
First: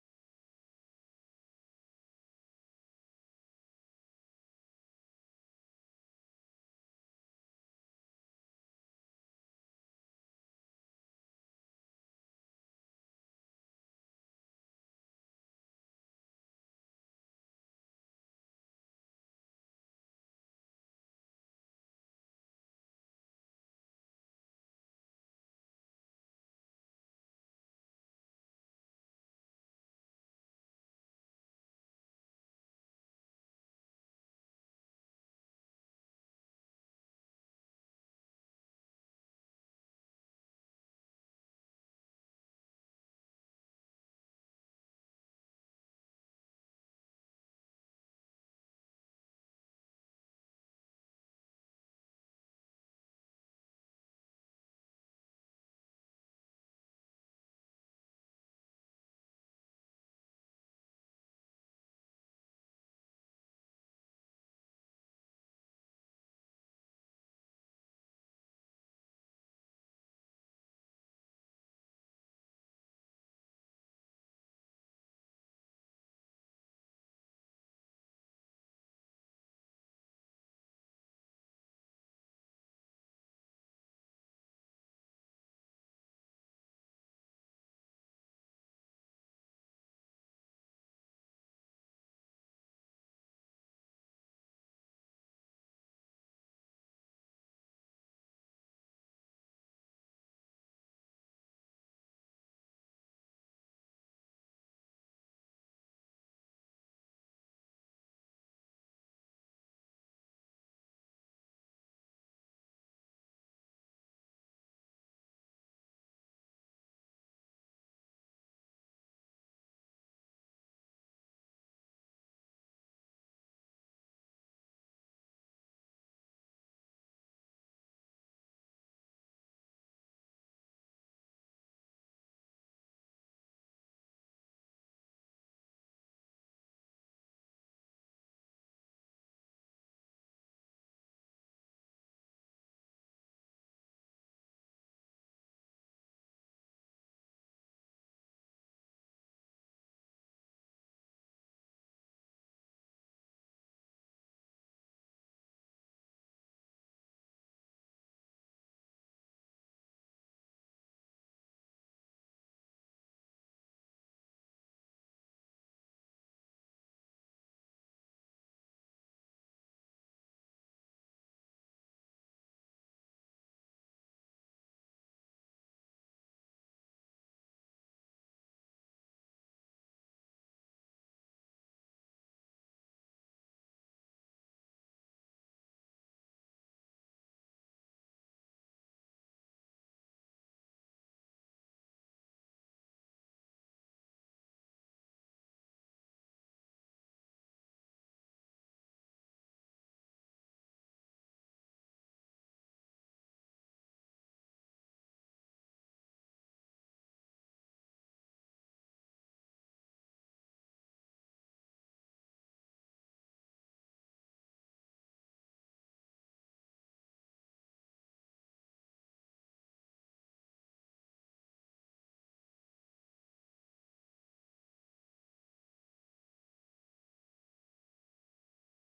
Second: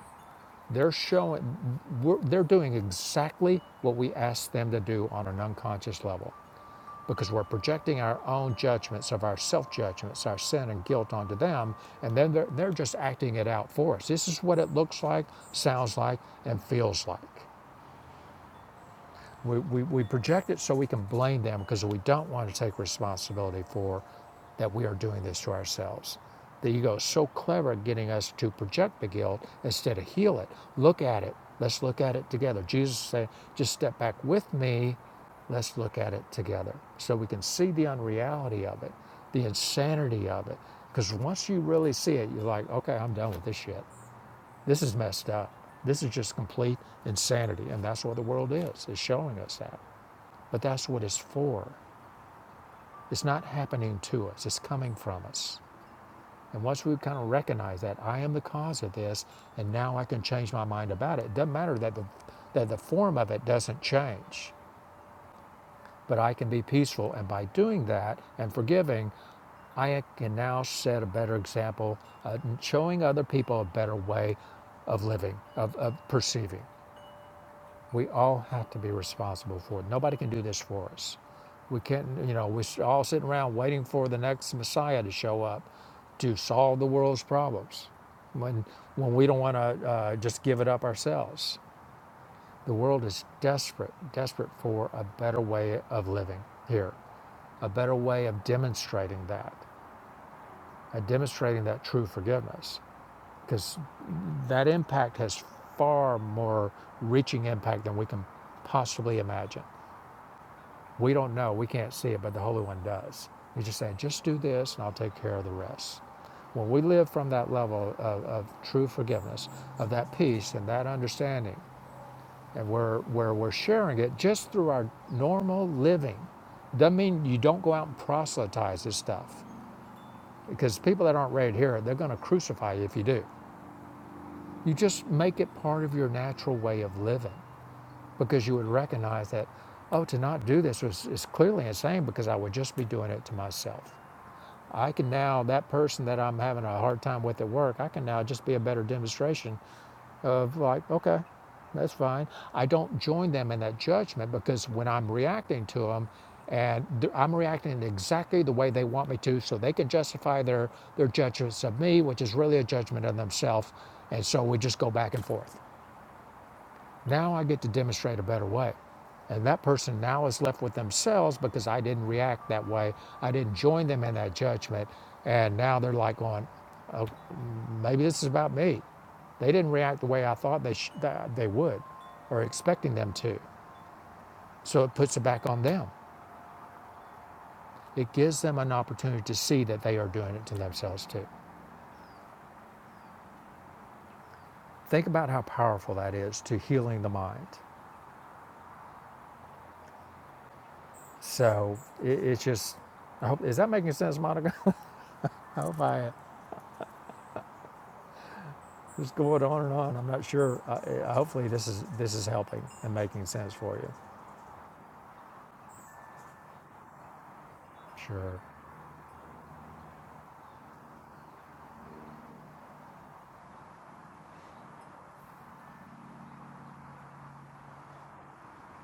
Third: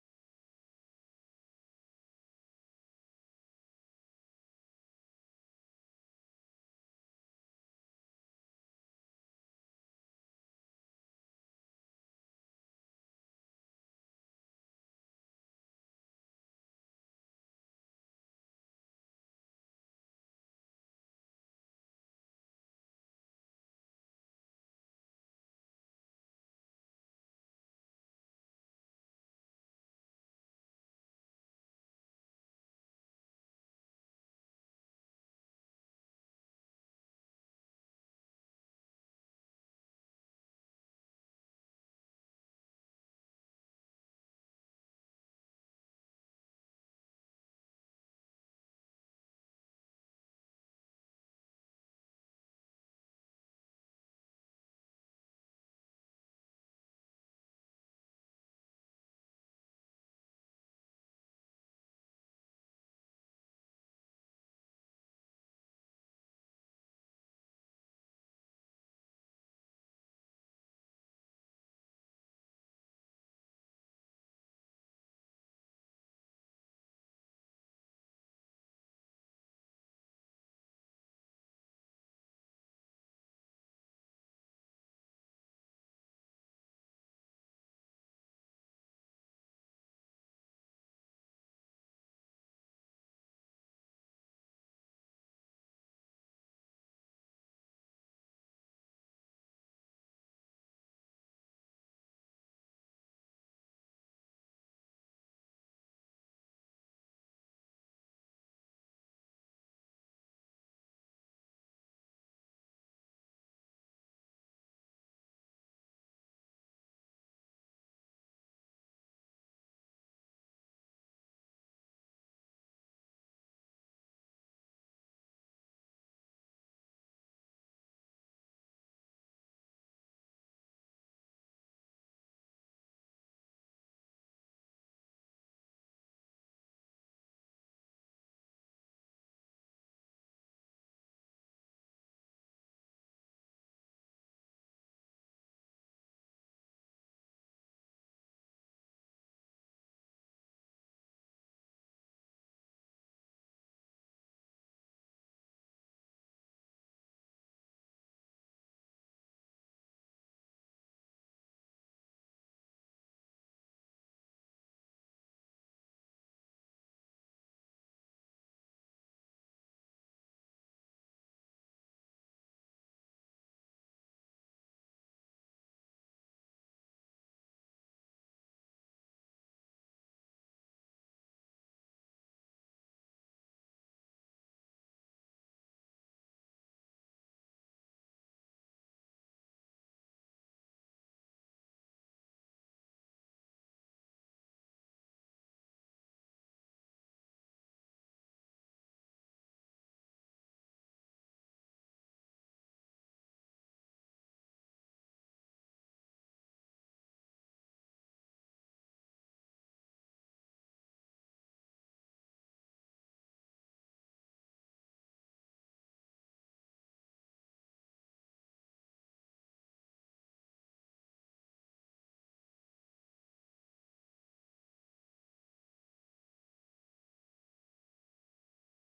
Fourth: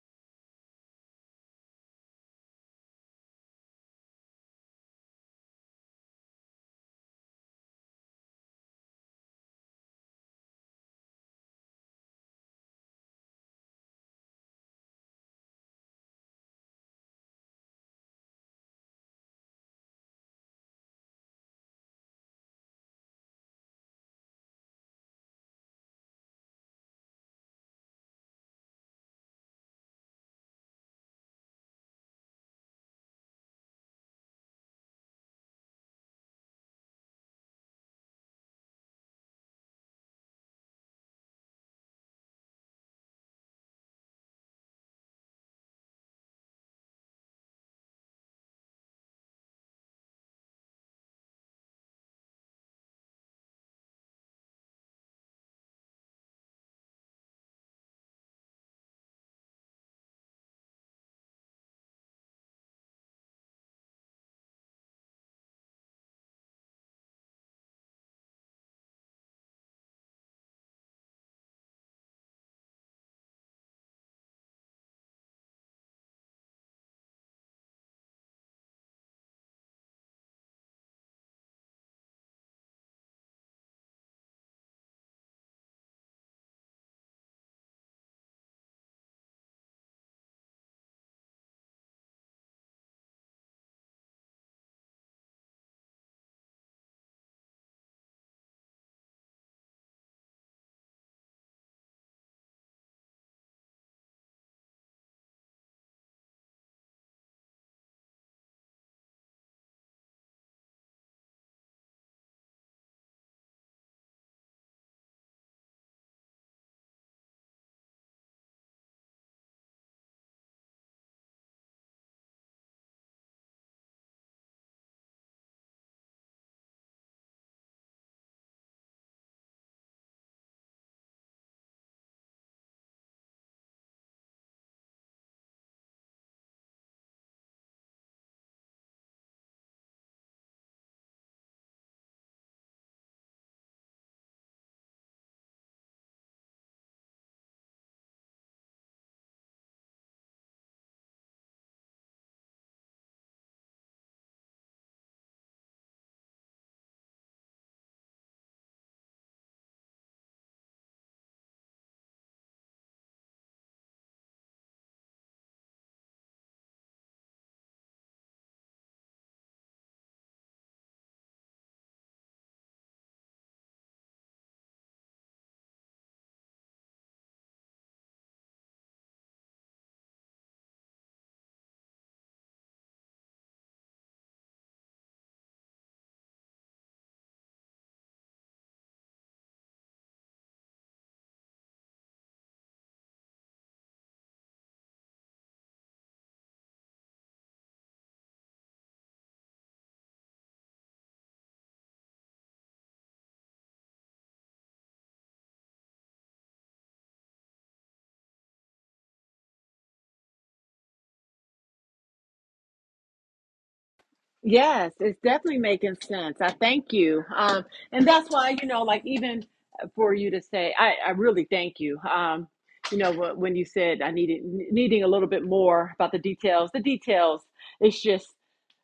[SPEAKER 2] they're showing we're, they're doing exactly what we asked them to do on an unconscious level because we're projecting our own judgments of our self judgments, our sin and guilt onto them, and then they're, they're just acting it out for us. This is what it looks like, sounds like, and feels like. We, we, we project it so we can blame them because we don't want to take responsibility for that we are doing this to ourselves. The ego is so clever at getting us to project the guilt instead of heal it. Look at it. Let's look at it together. Jesus said, just step back with me. Let's look at it together so we can see the unreality of it, the insanity of it. Because once you really see it, you're like, okay, I'm done with this shit. This is messed up. This is just complete insanity. And that's what the world is, is showing us that. But that's what it's for. It's not happening to us, it's coming from us. And once we kind of recognize that I am the cause of this, and now I can change my mind about it, it doesn't matter that the, that the form of it doesn't change, but I can be peaceful. And by doing that and forgiving, I can now set a better example, uh, showing other people a better way of living, of, of perceiving. We all have to be responsible for it. Nobody can do this for us. We can't, you know, we're all sitting around waiting for the next Messiah to show up to solve the world's problems when, when we don't want to uh, just give it up ourselves. The world is desperate, desperate for a better way of living here, a better way of demonstrating that, of demonstrating that true forgiveness, because that impact has far more reaching impact than we can possibly imagine. We don't know. We can't see it, but the Holy One does. He's just saying, just do this and I'll take care of the rest. When we live from that level of, of true forgiveness, of that peace and that understanding, and where, where we're sharing it just through our normal living, doesn't mean you don't go out and proselytize this stuff. Because people that aren't ready to hear it, they're going to crucify you if you do. You just make it part of your natural way of living. because you would recognize that, oh, to not do this was, is clearly insane because I would just be doing it to myself. I can now, that person that I'm having a hard time with at work, I can now just be a better demonstration of like, okay, that's fine. I don't join them in that judgment because when I'm reacting to them, and I'm reacting exactly the way they want me to, so they can justify their their judgments of me, which is really a judgment of themselves. And so we just go back and forth. Now I get to demonstrate a better way. And that person now is left with themselves because I didn't react that way. I didn't join them in that judgment. And now they're like going, oh, maybe this is about me. They didn't react the way I thought they, sh- that they would or expecting them to. So it puts it back on them. It gives them an opportunity to see that they are doing it to themselves too. Think about how powerful that is to healing the mind. So it, it's just, I hope, is that making sense, Monica? I hope I am. Just going on and on. I'm not sure. I, hopefully, this is this is helping and making sense for you.
[SPEAKER 4] Yes, it's definitely making sense. I thank you. Um, and that's
[SPEAKER 2] Sure.
[SPEAKER 4] why, you know, like even for you to say, I, I really thank you. Um, you know, wh- when you said I needed needing a little bit more about the details, the details, it's just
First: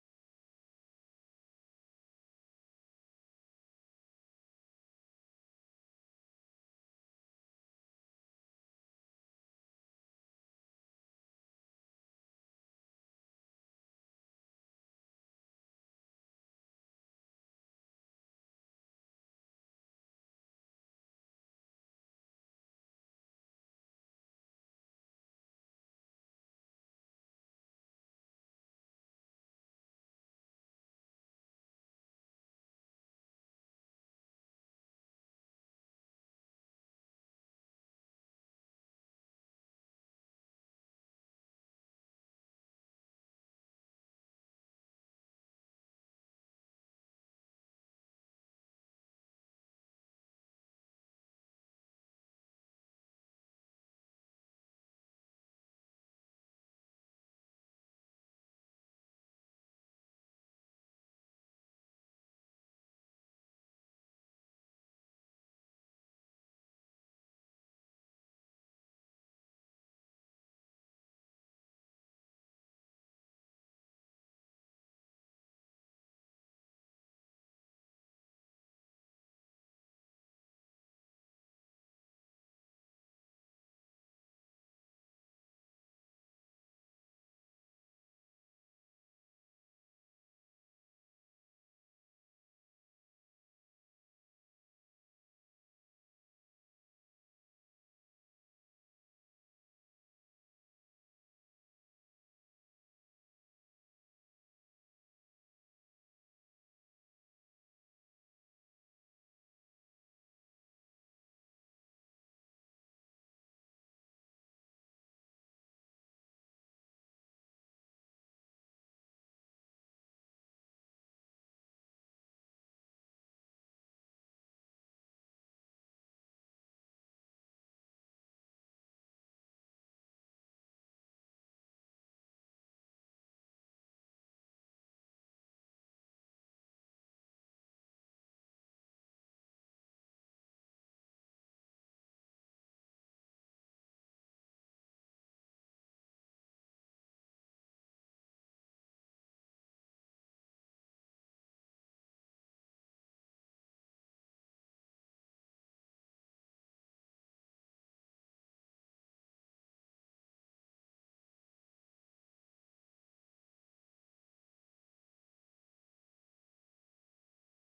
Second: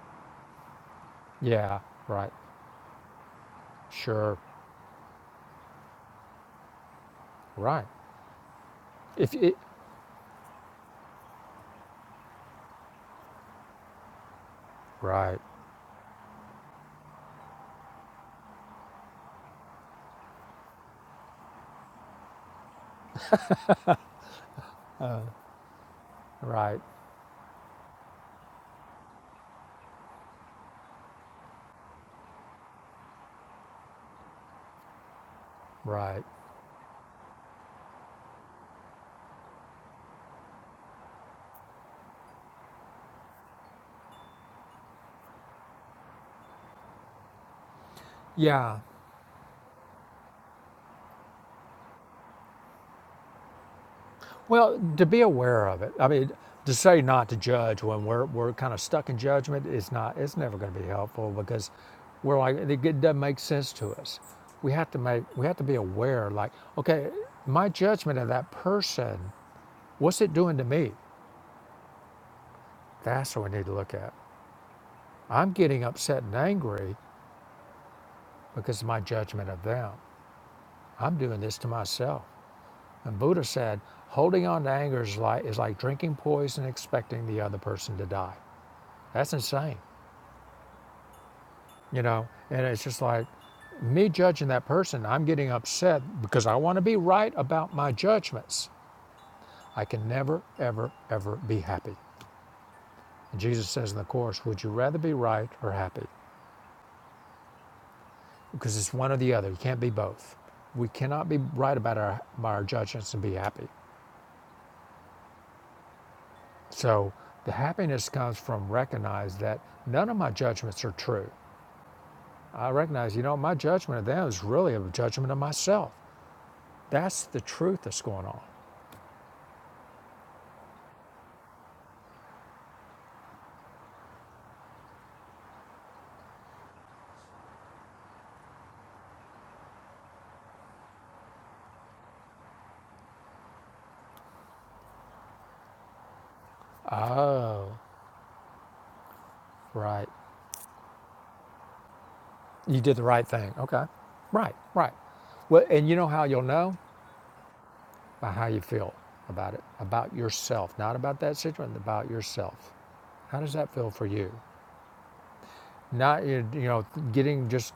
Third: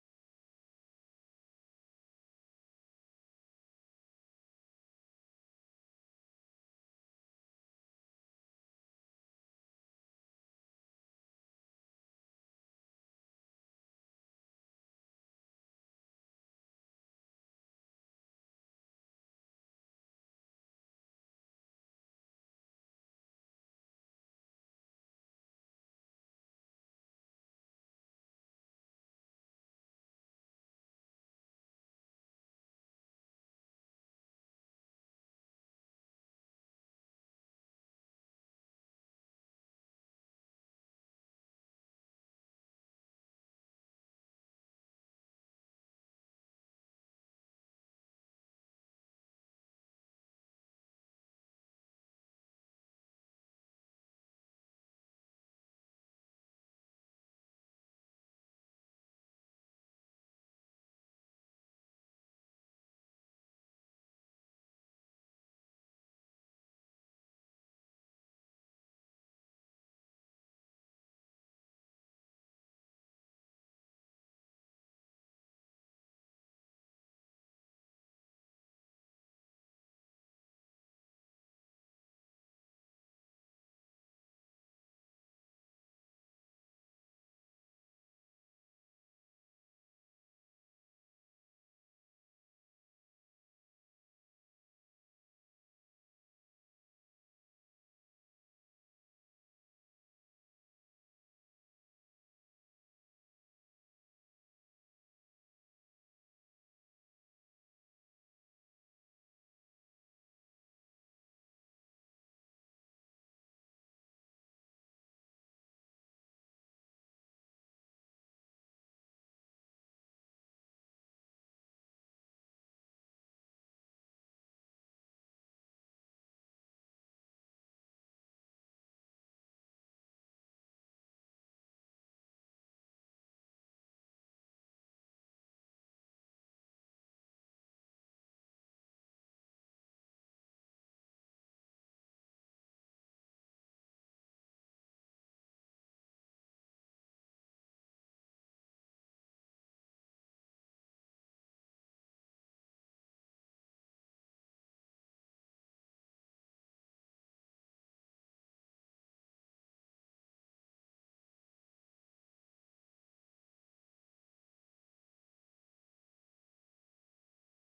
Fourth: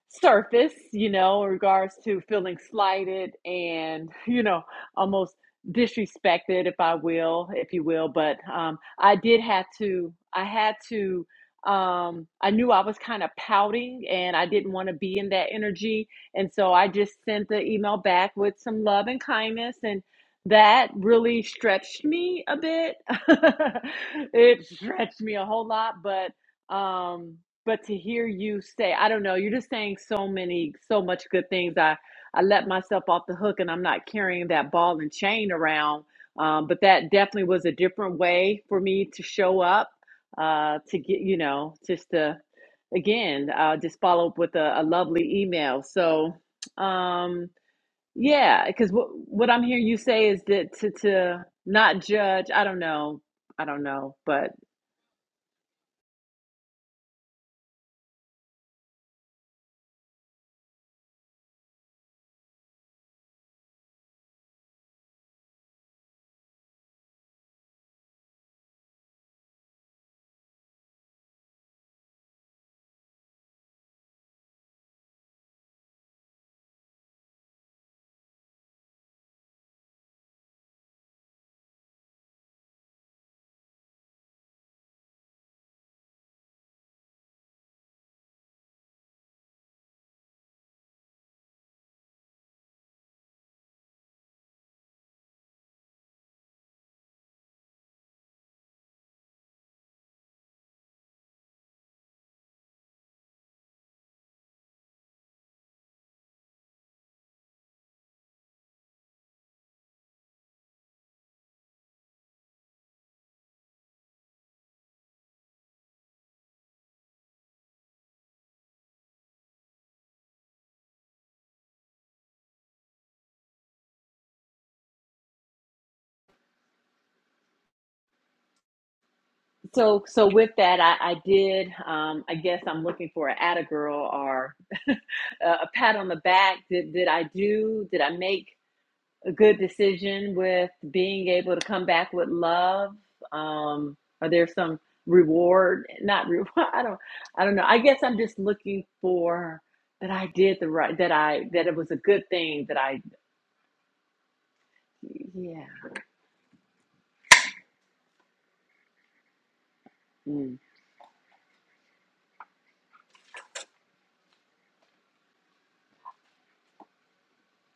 [SPEAKER 4] surface, you know, in
[SPEAKER 2] Yeah.
[SPEAKER 4] regards to
[SPEAKER 2] Right.
[SPEAKER 4] feeling slighted and,
[SPEAKER 2] Sure.
[SPEAKER 4] you know, almost disrespected, if I will, if you
[SPEAKER 2] Right.
[SPEAKER 4] will. But um, I
[SPEAKER 2] If
[SPEAKER 4] did
[SPEAKER 2] it.
[SPEAKER 4] have to, I had to, um, I knew I was kind of pouting and I didn't want to be in
[SPEAKER 2] Right.
[SPEAKER 4] that energy. And so I just sent the email back with some love and kindness and that really stretched me a bit. it stretched me a whole lot, but
[SPEAKER 2] Right.
[SPEAKER 4] um but to hear you say i don't know you're just saying so many so much good things i i let myself off the hook and i'm not carrying that ball and chain around
[SPEAKER 2] Right.
[SPEAKER 4] um but that definitely was a different way for me to show up uh to get you know just to again uh just follow up with a, a lovely email so um yeah
[SPEAKER 2] Yeah.
[SPEAKER 4] because what what i'm hearing you say is that to to not judge i don't know i don't know but
[SPEAKER 2] Well, to be aware of it. I mean, to say not to judge when we're we're kind of stuck in judgment is not. It's never going to be helpful because we're like it it doesn't make sense to us. We have to make. We have to be aware. Like, okay, my judgment of that person. What's it doing to me? That's what we need to look at. I'm getting upset and angry because of my judgment of them. I'm doing this to myself. And Buddha said, holding on to anger is like, is like drinking poison, and expecting the other person to die. That's insane, you know? And it's just like me judging that person, I'm getting upset because I want to be right about my judgments. I can never, ever, ever be happy. And Jesus says in the Course, would you rather be right or happy? because it's one or the other. You can't be both. We cannot be right about our, about our judgments and be happy. So the happiness comes from recognize that none of my judgments are true. I recognize, you know, my judgment of them is really a judgment of myself. That's the truth that's going on.
[SPEAKER 4] So, so with that, I, I did. Um, I guess I'm looking for an "atta girl" or a, a pat on the back. Did did I do? Did I make a good decision with being able to come back with love? Um, are there some reward? Not reward. I don't. I don't know.
[SPEAKER 2] Oh,
[SPEAKER 4] I guess I'm just looking for
[SPEAKER 2] right.
[SPEAKER 4] that I did the right. That I that it was a good thing. That
[SPEAKER 2] You did
[SPEAKER 4] I.
[SPEAKER 2] the right thing. Okay. Right, right.
[SPEAKER 4] Yeah.
[SPEAKER 2] Well, and you know how you'll know? By how you feel about it, about
[SPEAKER 4] mm.
[SPEAKER 2] yourself, not about that situation, about yourself. How does that feel for you? not eh, you know getting just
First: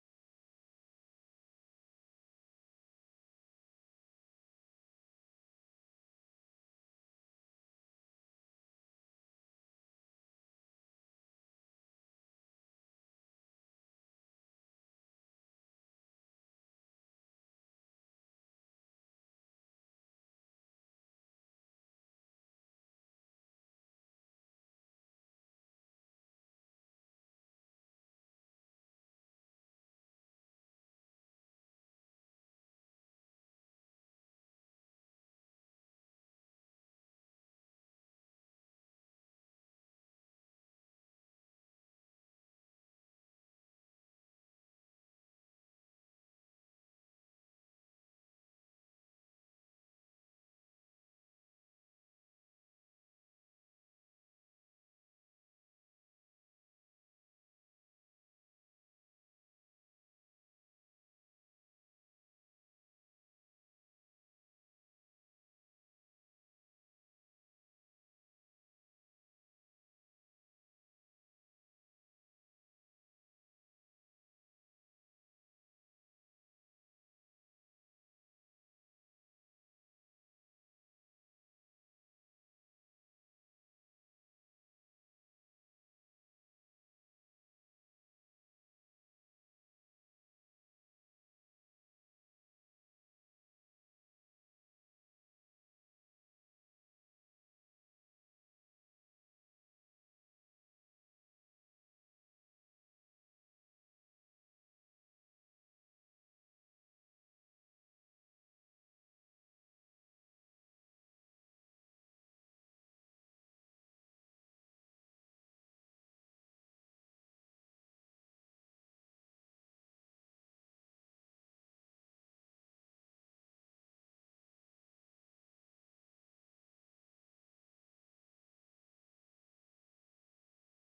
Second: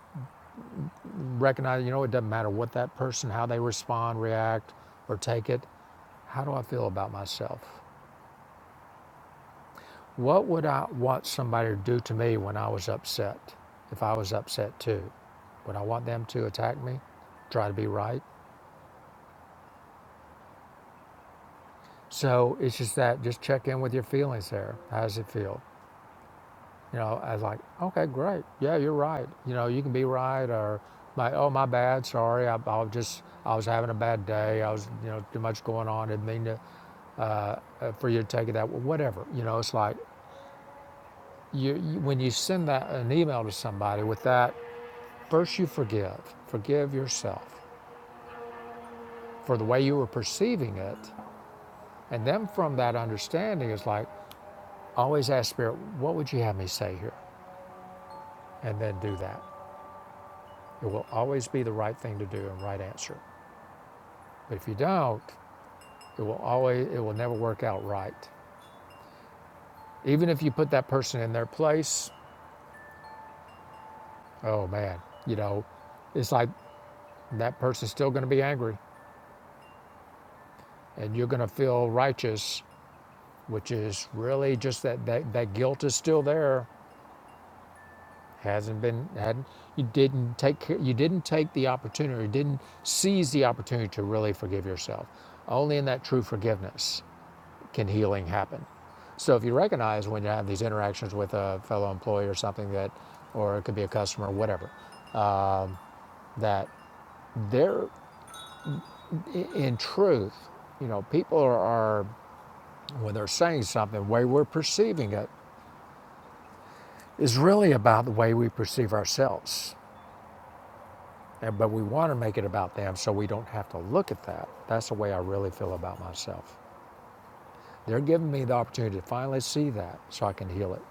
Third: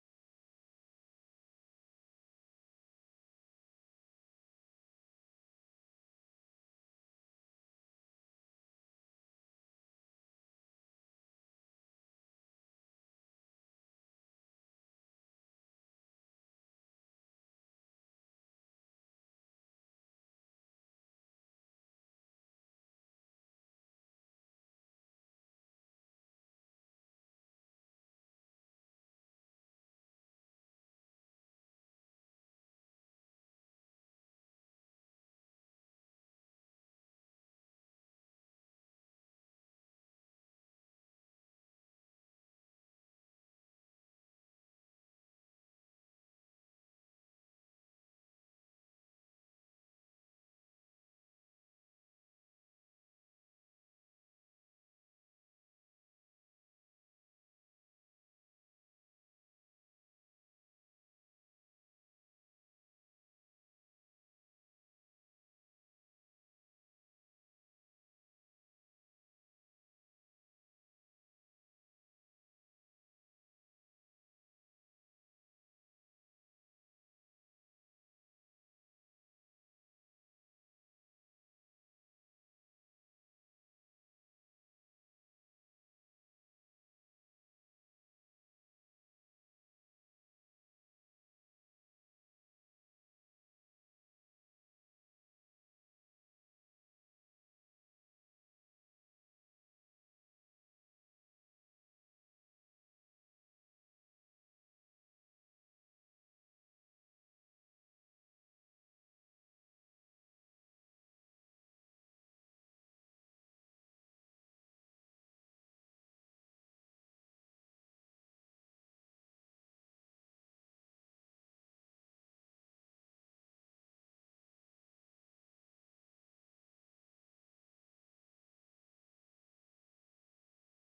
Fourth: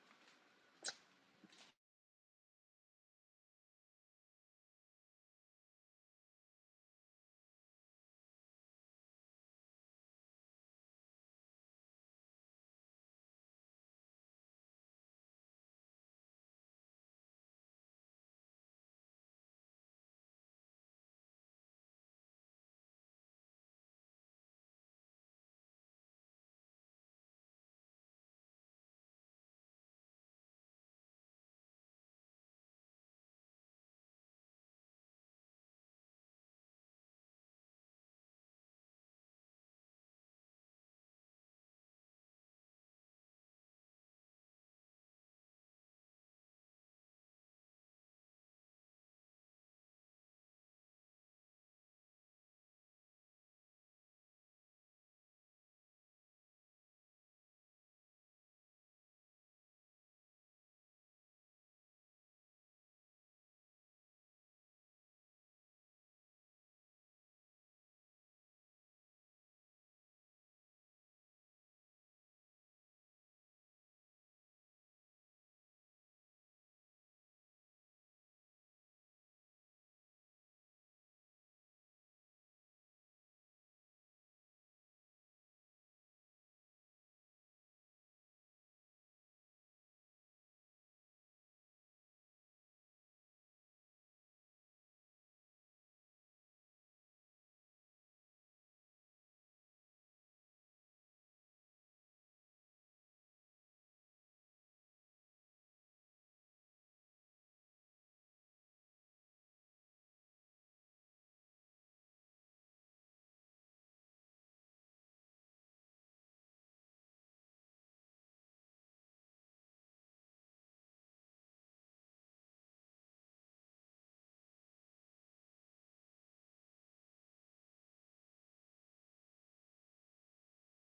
[SPEAKER 2] recognize you know it doesn't matter what that person how they respond react or take it how do i feel about myself what would i want somebody to do to me when i was upset if i was upset too would i want them to attack me try to be right so it's just that just check in with your feelings there how does it feel You know, I was like, okay, great. Yeah, you're right. You know, you can be right or my, oh, my bad. Sorry. I, I was just, I was having a bad day. I was, you know, too much going on. Didn't mean to, uh, uh, for you to take it that way. Whatever. You know, it's like you, you, when you send that, an email to somebody with that, first you forgive, forgive yourself for the way you were perceiving it. And then from that understanding, it's like, always ask Spirit, what would you have me say here? And then do that. It will always be the right thing to do and right answer. But if you don't, it will always it will never work out right. Even if you put that person in their place, oh man, you know, it's like that person's still going to be angry and you're going to feel righteous, which is really just that, that that guilt is still there. Hasn't been hadn't you didn't take care- you didn't take the opportunity, you didn't seize the opportunity to really forgive yourself. Only in that true forgiveness can healing happen? So if you recognize when you have these interactions with a fellow employee or something that, or it could be a customer, or whatever, that they're in truth, you know, people are, are when they're saying something, the way we're perceiving it is really about the way we perceive ourselves. And, but we want to make it about them so we don't have to look at that. That's the way I really feel about myself. They're giving me the opportunity to finally see that so I can heal it.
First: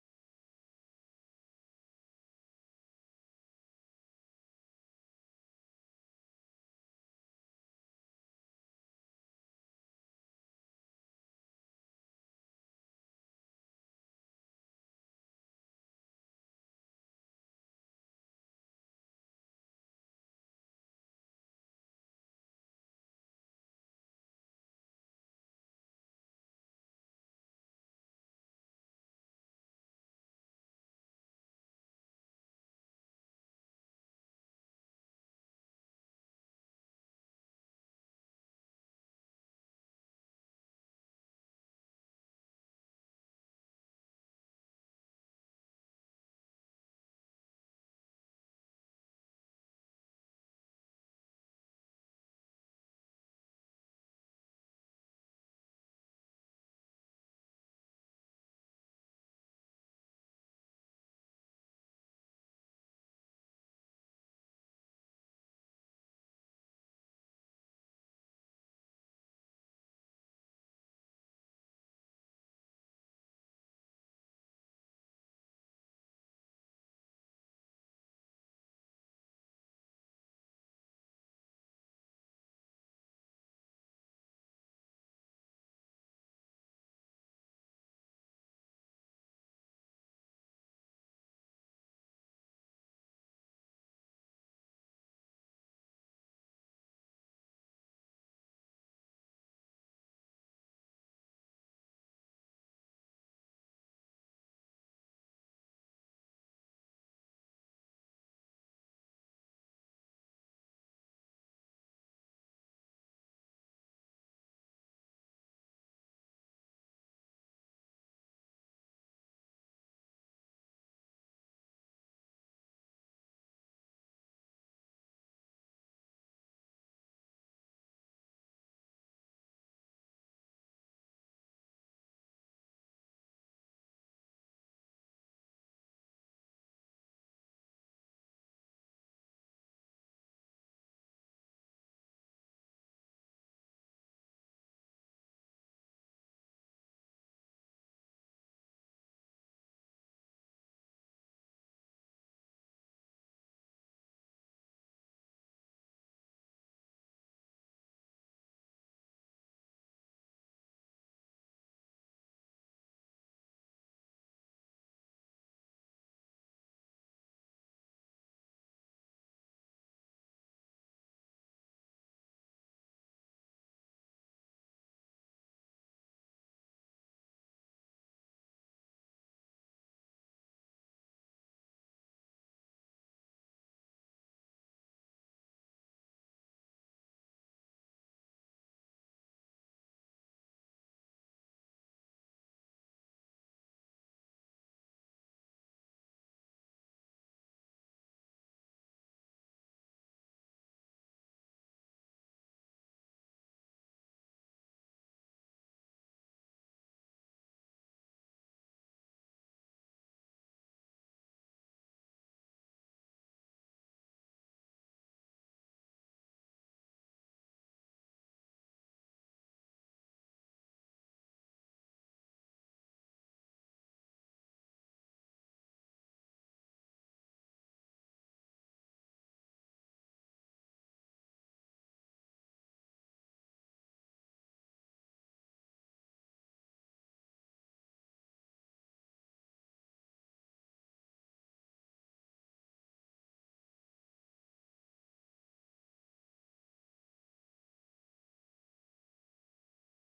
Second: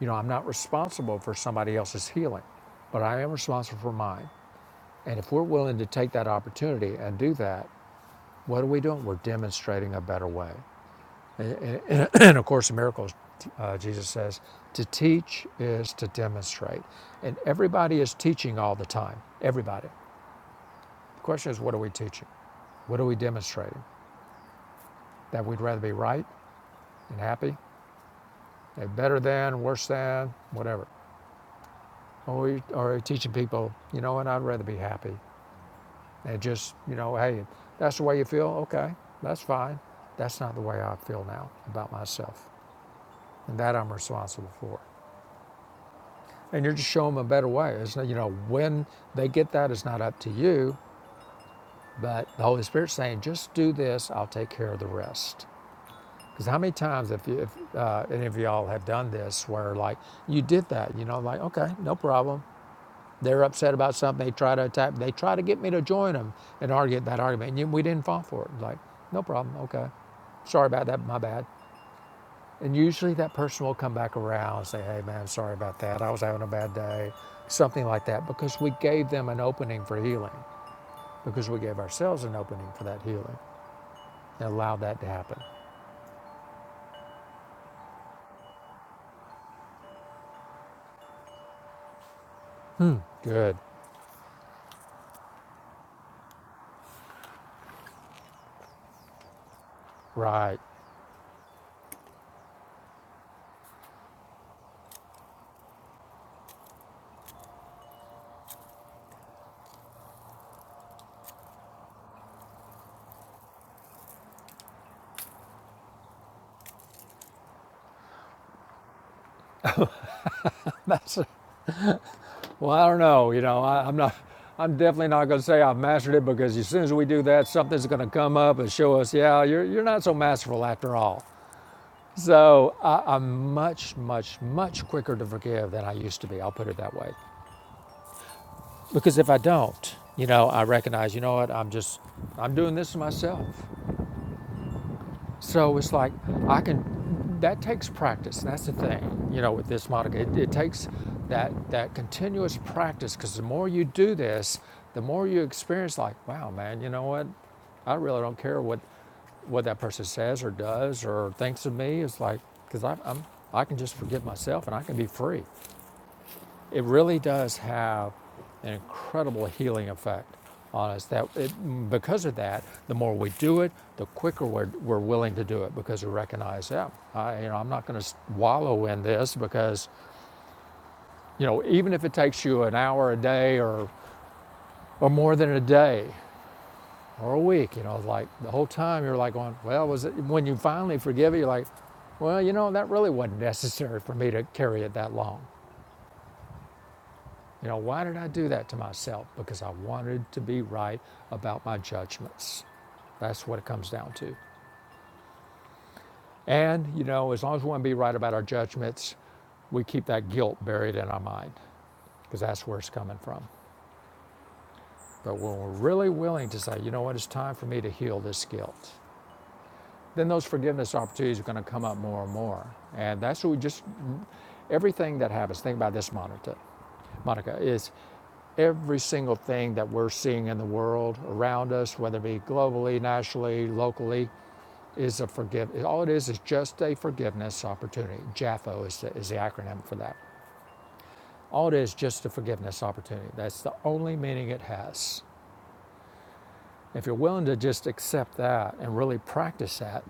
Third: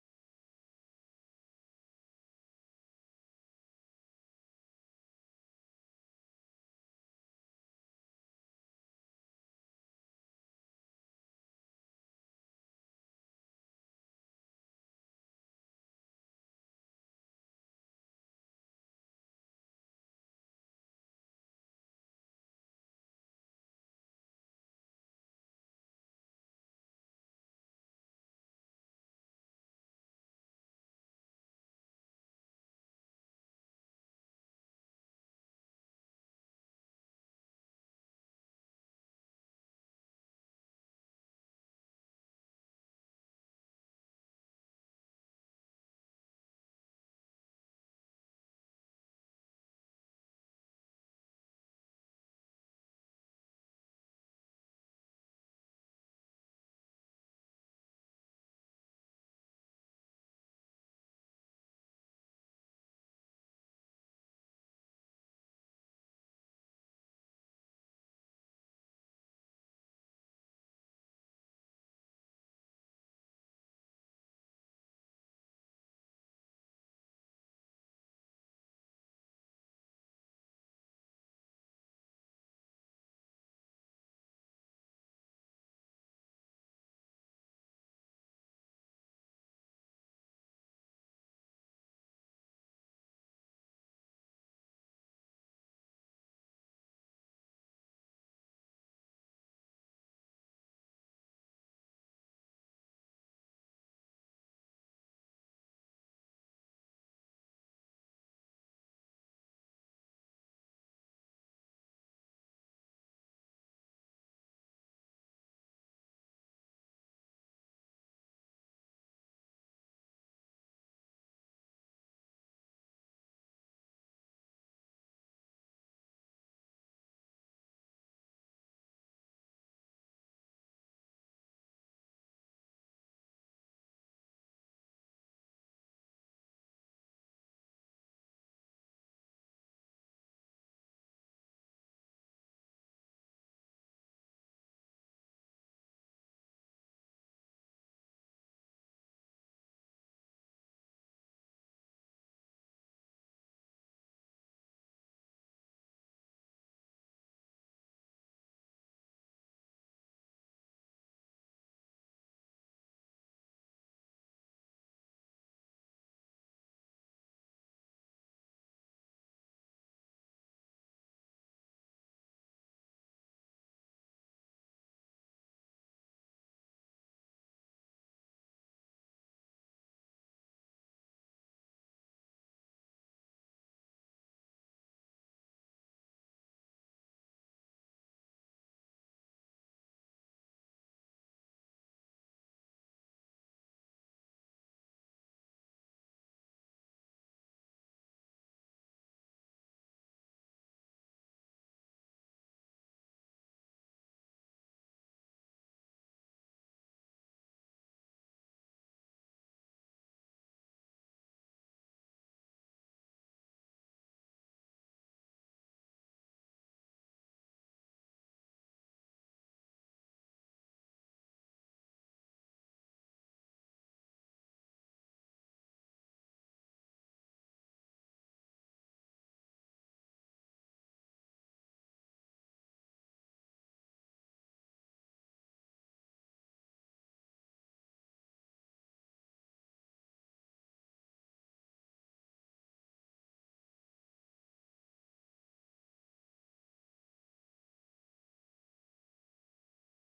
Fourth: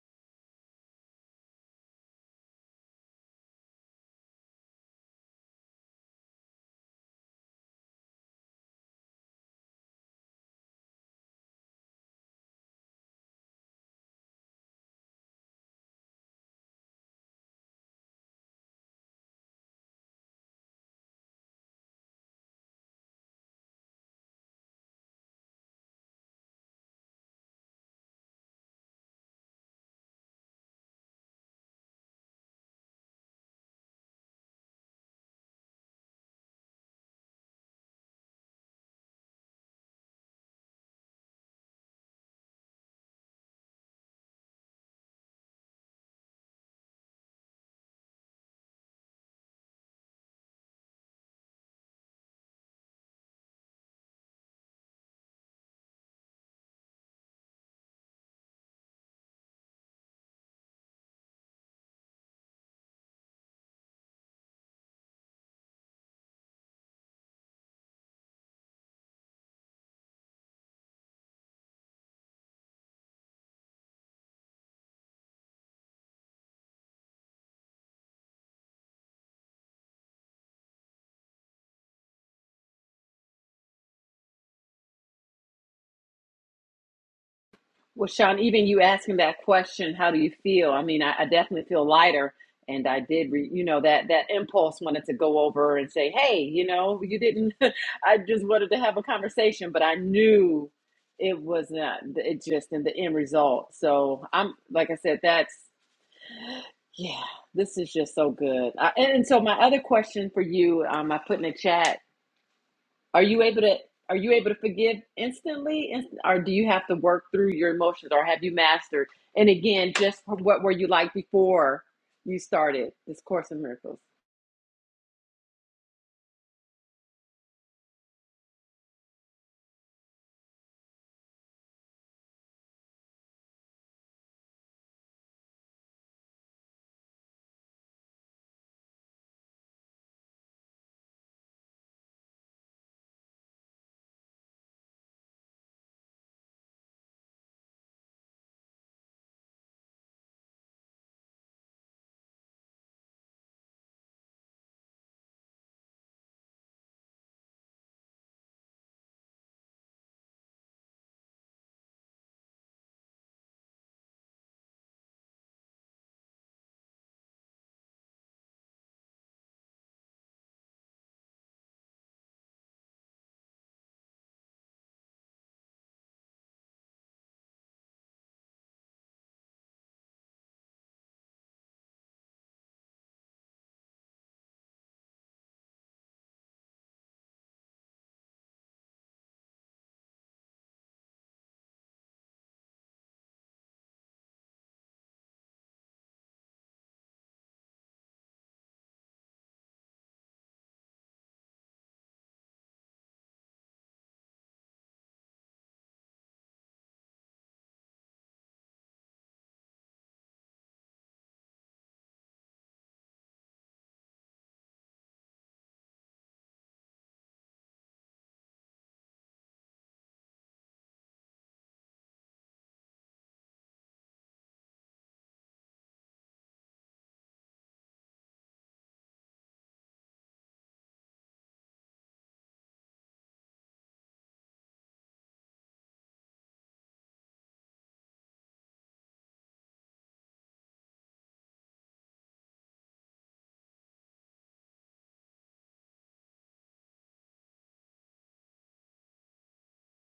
[SPEAKER 2] You know, I'm not responsible for somebody else's healing, but I am responsible for mine. And if we're willing to take that opportunity and do that, what are we doing? We're demonstrating a better way. And, and- and of course, in miracles, uh, Jesus says, to teach is to demonstrate. And everybody is teaching all the time. Everybody. The question is, what are we teaching? What are we demonstrating? That we'd rather be right and happy, and better than, worse than, whatever. Or are we are we teaching people, you know what, I'd rather be happy And just, you know, hey, if that's the way you feel, okay, that's fine. That's not the way I feel now about myself. And that I'm responsible for. And you're just showing them a better way. It's not, you know, when they get that, it's not up to you, but the Holy Spirit's saying, just do this, I'll take care of the rest. Because how many times, if, you, if uh, any of y'all have done this, where like you did that, you know, like, okay, no problem. They're upset about something. They try to attack. They try to get me to join them and argue that argument. And we didn't fall for it. Like, no problem. Okay, sorry about that. My bad. And usually that person will come back around and say, "Hey, man, sorry about that. I was having a bad day," something like that, because we gave them an opening for healing, because we gave ourselves an opening for that healing and allowed that to happen.
[SPEAKER 4] Well, Sean, even you asking that question, how do you feel? I mean, I, I definitely feel lighter. And I did, re,
[SPEAKER 2] Good.
[SPEAKER 4] you know, that that impulse wanted to go over and say, "Hey, you know, you didn't." I just wanted to have a conversation, but I
[SPEAKER 2] Right.
[SPEAKER 4] knew it was not. It just in the end result. So I'm, like I said, that's yeah. This is just so good. I, and, and so my other question for you, um, I put in the chat are you able to are you able to forgive instantly inst- or do you have to work through your emotions or have you mastered? And again, just what were you like
[SPEAKER 2] That's
[SPEAKER 4] before you
[SPEAKER 2] Well, I
[SPEAKER 4] started
[SPEAKER 2] don't
[SPEAKER 4] this
[SPEAKER 2] know. You
[SPEAKER 4] course
[SPEAKER 2] know,
[SPEAKER 4] in
[SPEAKER 2] I, I'm
[SPEAKER 4] miracles?
[SPEAKER 2] not. I'm definitely not going to say I've mastered it because as soon as we do that, something's going to come up and show us, yeah, you're you're not so masterful after all. So I, I'm much, much, much quicker to forgive than I used to be. I'll put it that way, because if I don't, you know, I recognize, you know what, I'm just, I'm doing this to myself. So it's like I can. That takes practice. That's the thing, you know, with this Monica. It, it takes that that continuous practice because the more you do this, the more you experience. Like, wow, man, you know what? I really don't care what what that person says or does or thinks of me. It's like because I'm I can just forgive myself and I can be free. It really does have an incredible healing effect on us. That it, because of that, the more we do it, the quicker we're, we're willing to do it because we recognize, yeah, I, you know, I'm not going to wallow in this because, you know, even if it takes you an hour a day or or more than a day or a week, you know, like the whole time you're like going, well, was it when you finally forgive it, you're like, well, you know, that really wasn't necessary for me to carry it that long. You know, why did I do that to myself? Because I wanted to be right about my judgments. That's what it comes down to. And, you know, as long as we want to be right about our judgments, we keep that guilt buried in our mind because that's where it's coming from. But when we're really willing to say, you know what, it's time for me to heal this guilt, then those forgiveness opportunities are going to come up more and more. And that's what we just, everything that happens, think about this, Monica, Monica is every single thing that we're seeing in the world around us, whether it be globally, nationally, locally, is a forgive. All it is is just a forgiveness opportunity. JAFO is the, is the acronym for that. All it is just a forgiveness opportunity. That's the only meaning it has. If you're willing to just accept that and really practice that,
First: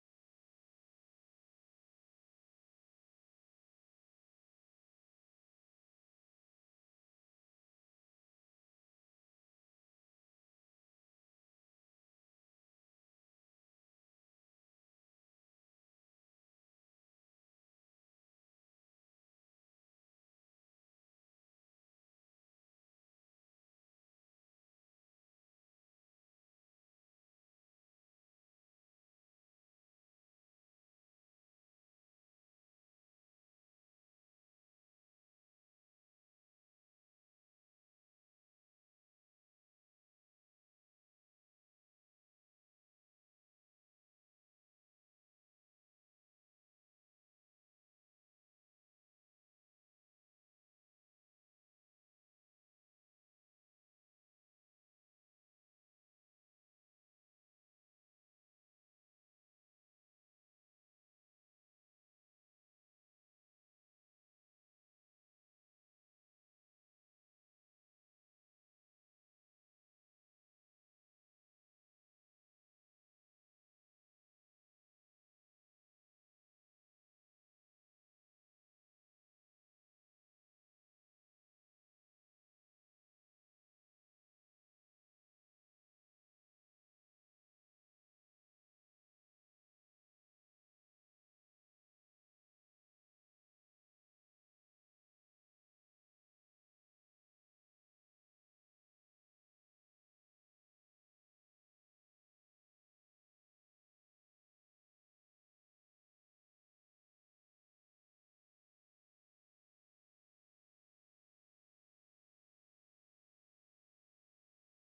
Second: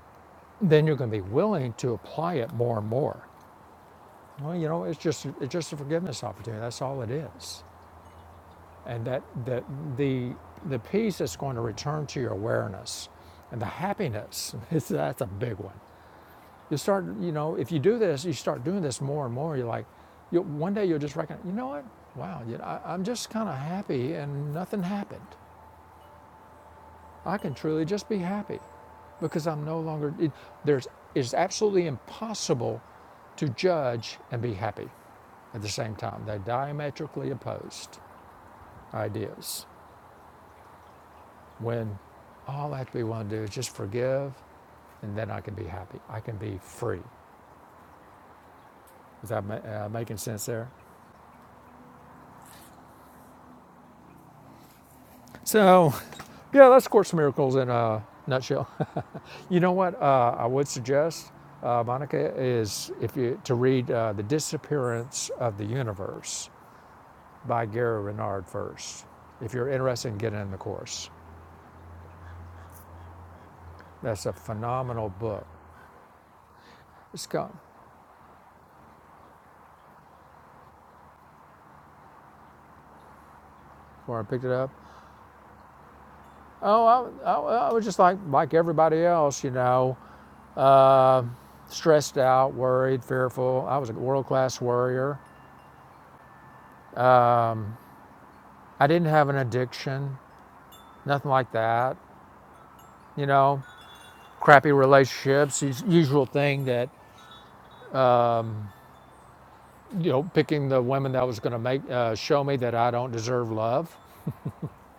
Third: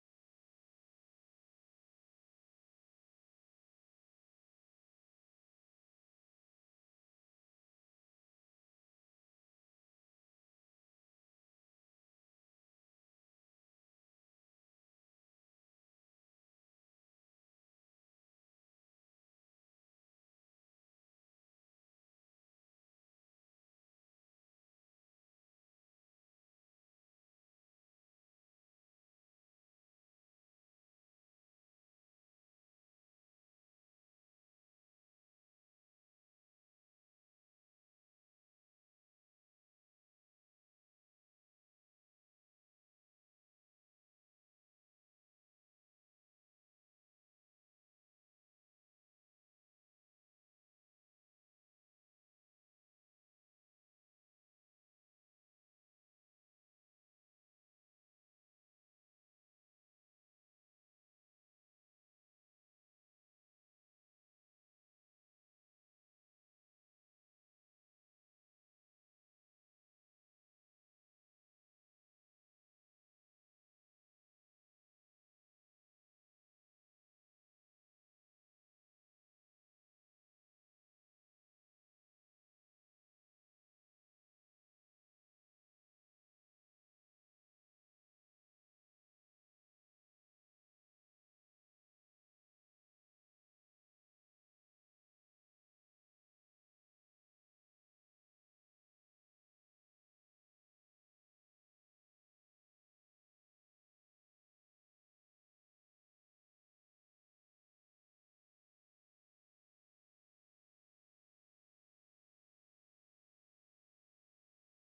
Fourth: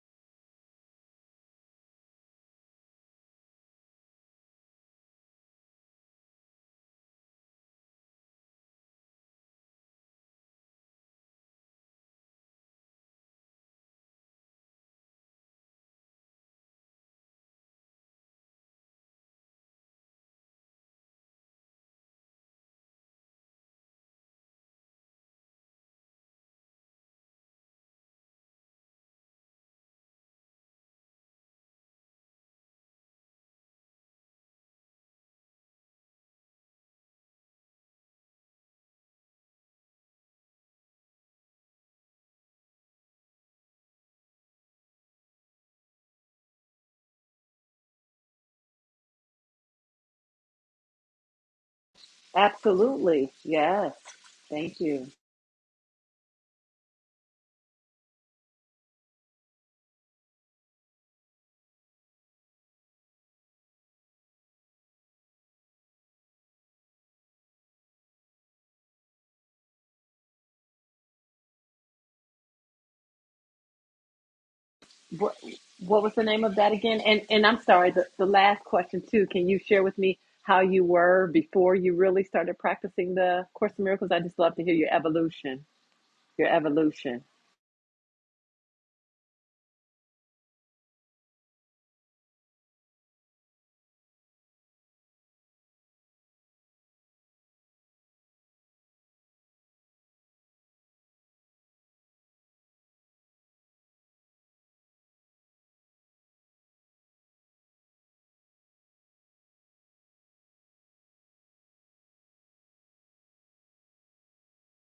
[SPEAKER 2] then you're going to be willing to apply it more and more. Well, you know, it's just it's just a forgiveness opportunity. That's all it is. and that the, the, the peace is going to return to your awareness and the happiness is, that's a big one you start you know if you do this you start doing this more and more you're like you one day you'll just recognize you know what wow you know, I, i'm just kind of happy and nothing happened i can truly just be happy because i'm no longer it, there's it's absolutely impossible to judge and be happy at the same time they're diametrically opposed ideas when all I actually want to do is just forgive, and then I can be happy. I can be free. Is that uh, making sense there?
[SPEAKER 4] Absolutely. Yes. Thank you.
[SPEAKER 2] So, yeah, that's Course in Miracles in a nutshell. You know what uh, I would suggest, uh, Monica, is if you to read uh, The Disappearance of the Universe by Gary Renard first, if you're interested in getting in the course. That's a phenomenal
[SPEAKER 4] What
[SPEAKER 2] book.
[SPEAKER 4] what was the name of that again? And
[SPEAKER 2] It's
[SPEAKER 4] and
[SPEAKER 2] got
[SPEAKER 4] I'm sorry, the, the last question too. Can you share with me how you were before you really started practicing the Course in Miracles? I
[SPEAKER 2] where I
[SPEAKER 4] just
[SPEAKER 2] picked it
[SPEAKER 4] love to
[SPEAKER 2] up.
[SPEAKER 4] hear your evolution. Your
[SPEAKER 2] Oh, I,
[SPEAKER 4] evolution.
[SPEAKER 2] I, I was just like like everybody else, you know. uh, stressed out, worried, fearful. I was a world class worrier. Um, I didn't have an addiction, nothing like that. You know, crappy relationships, usual thing that, you know, picking the women that was going to make uh, show me that I don't deserve love.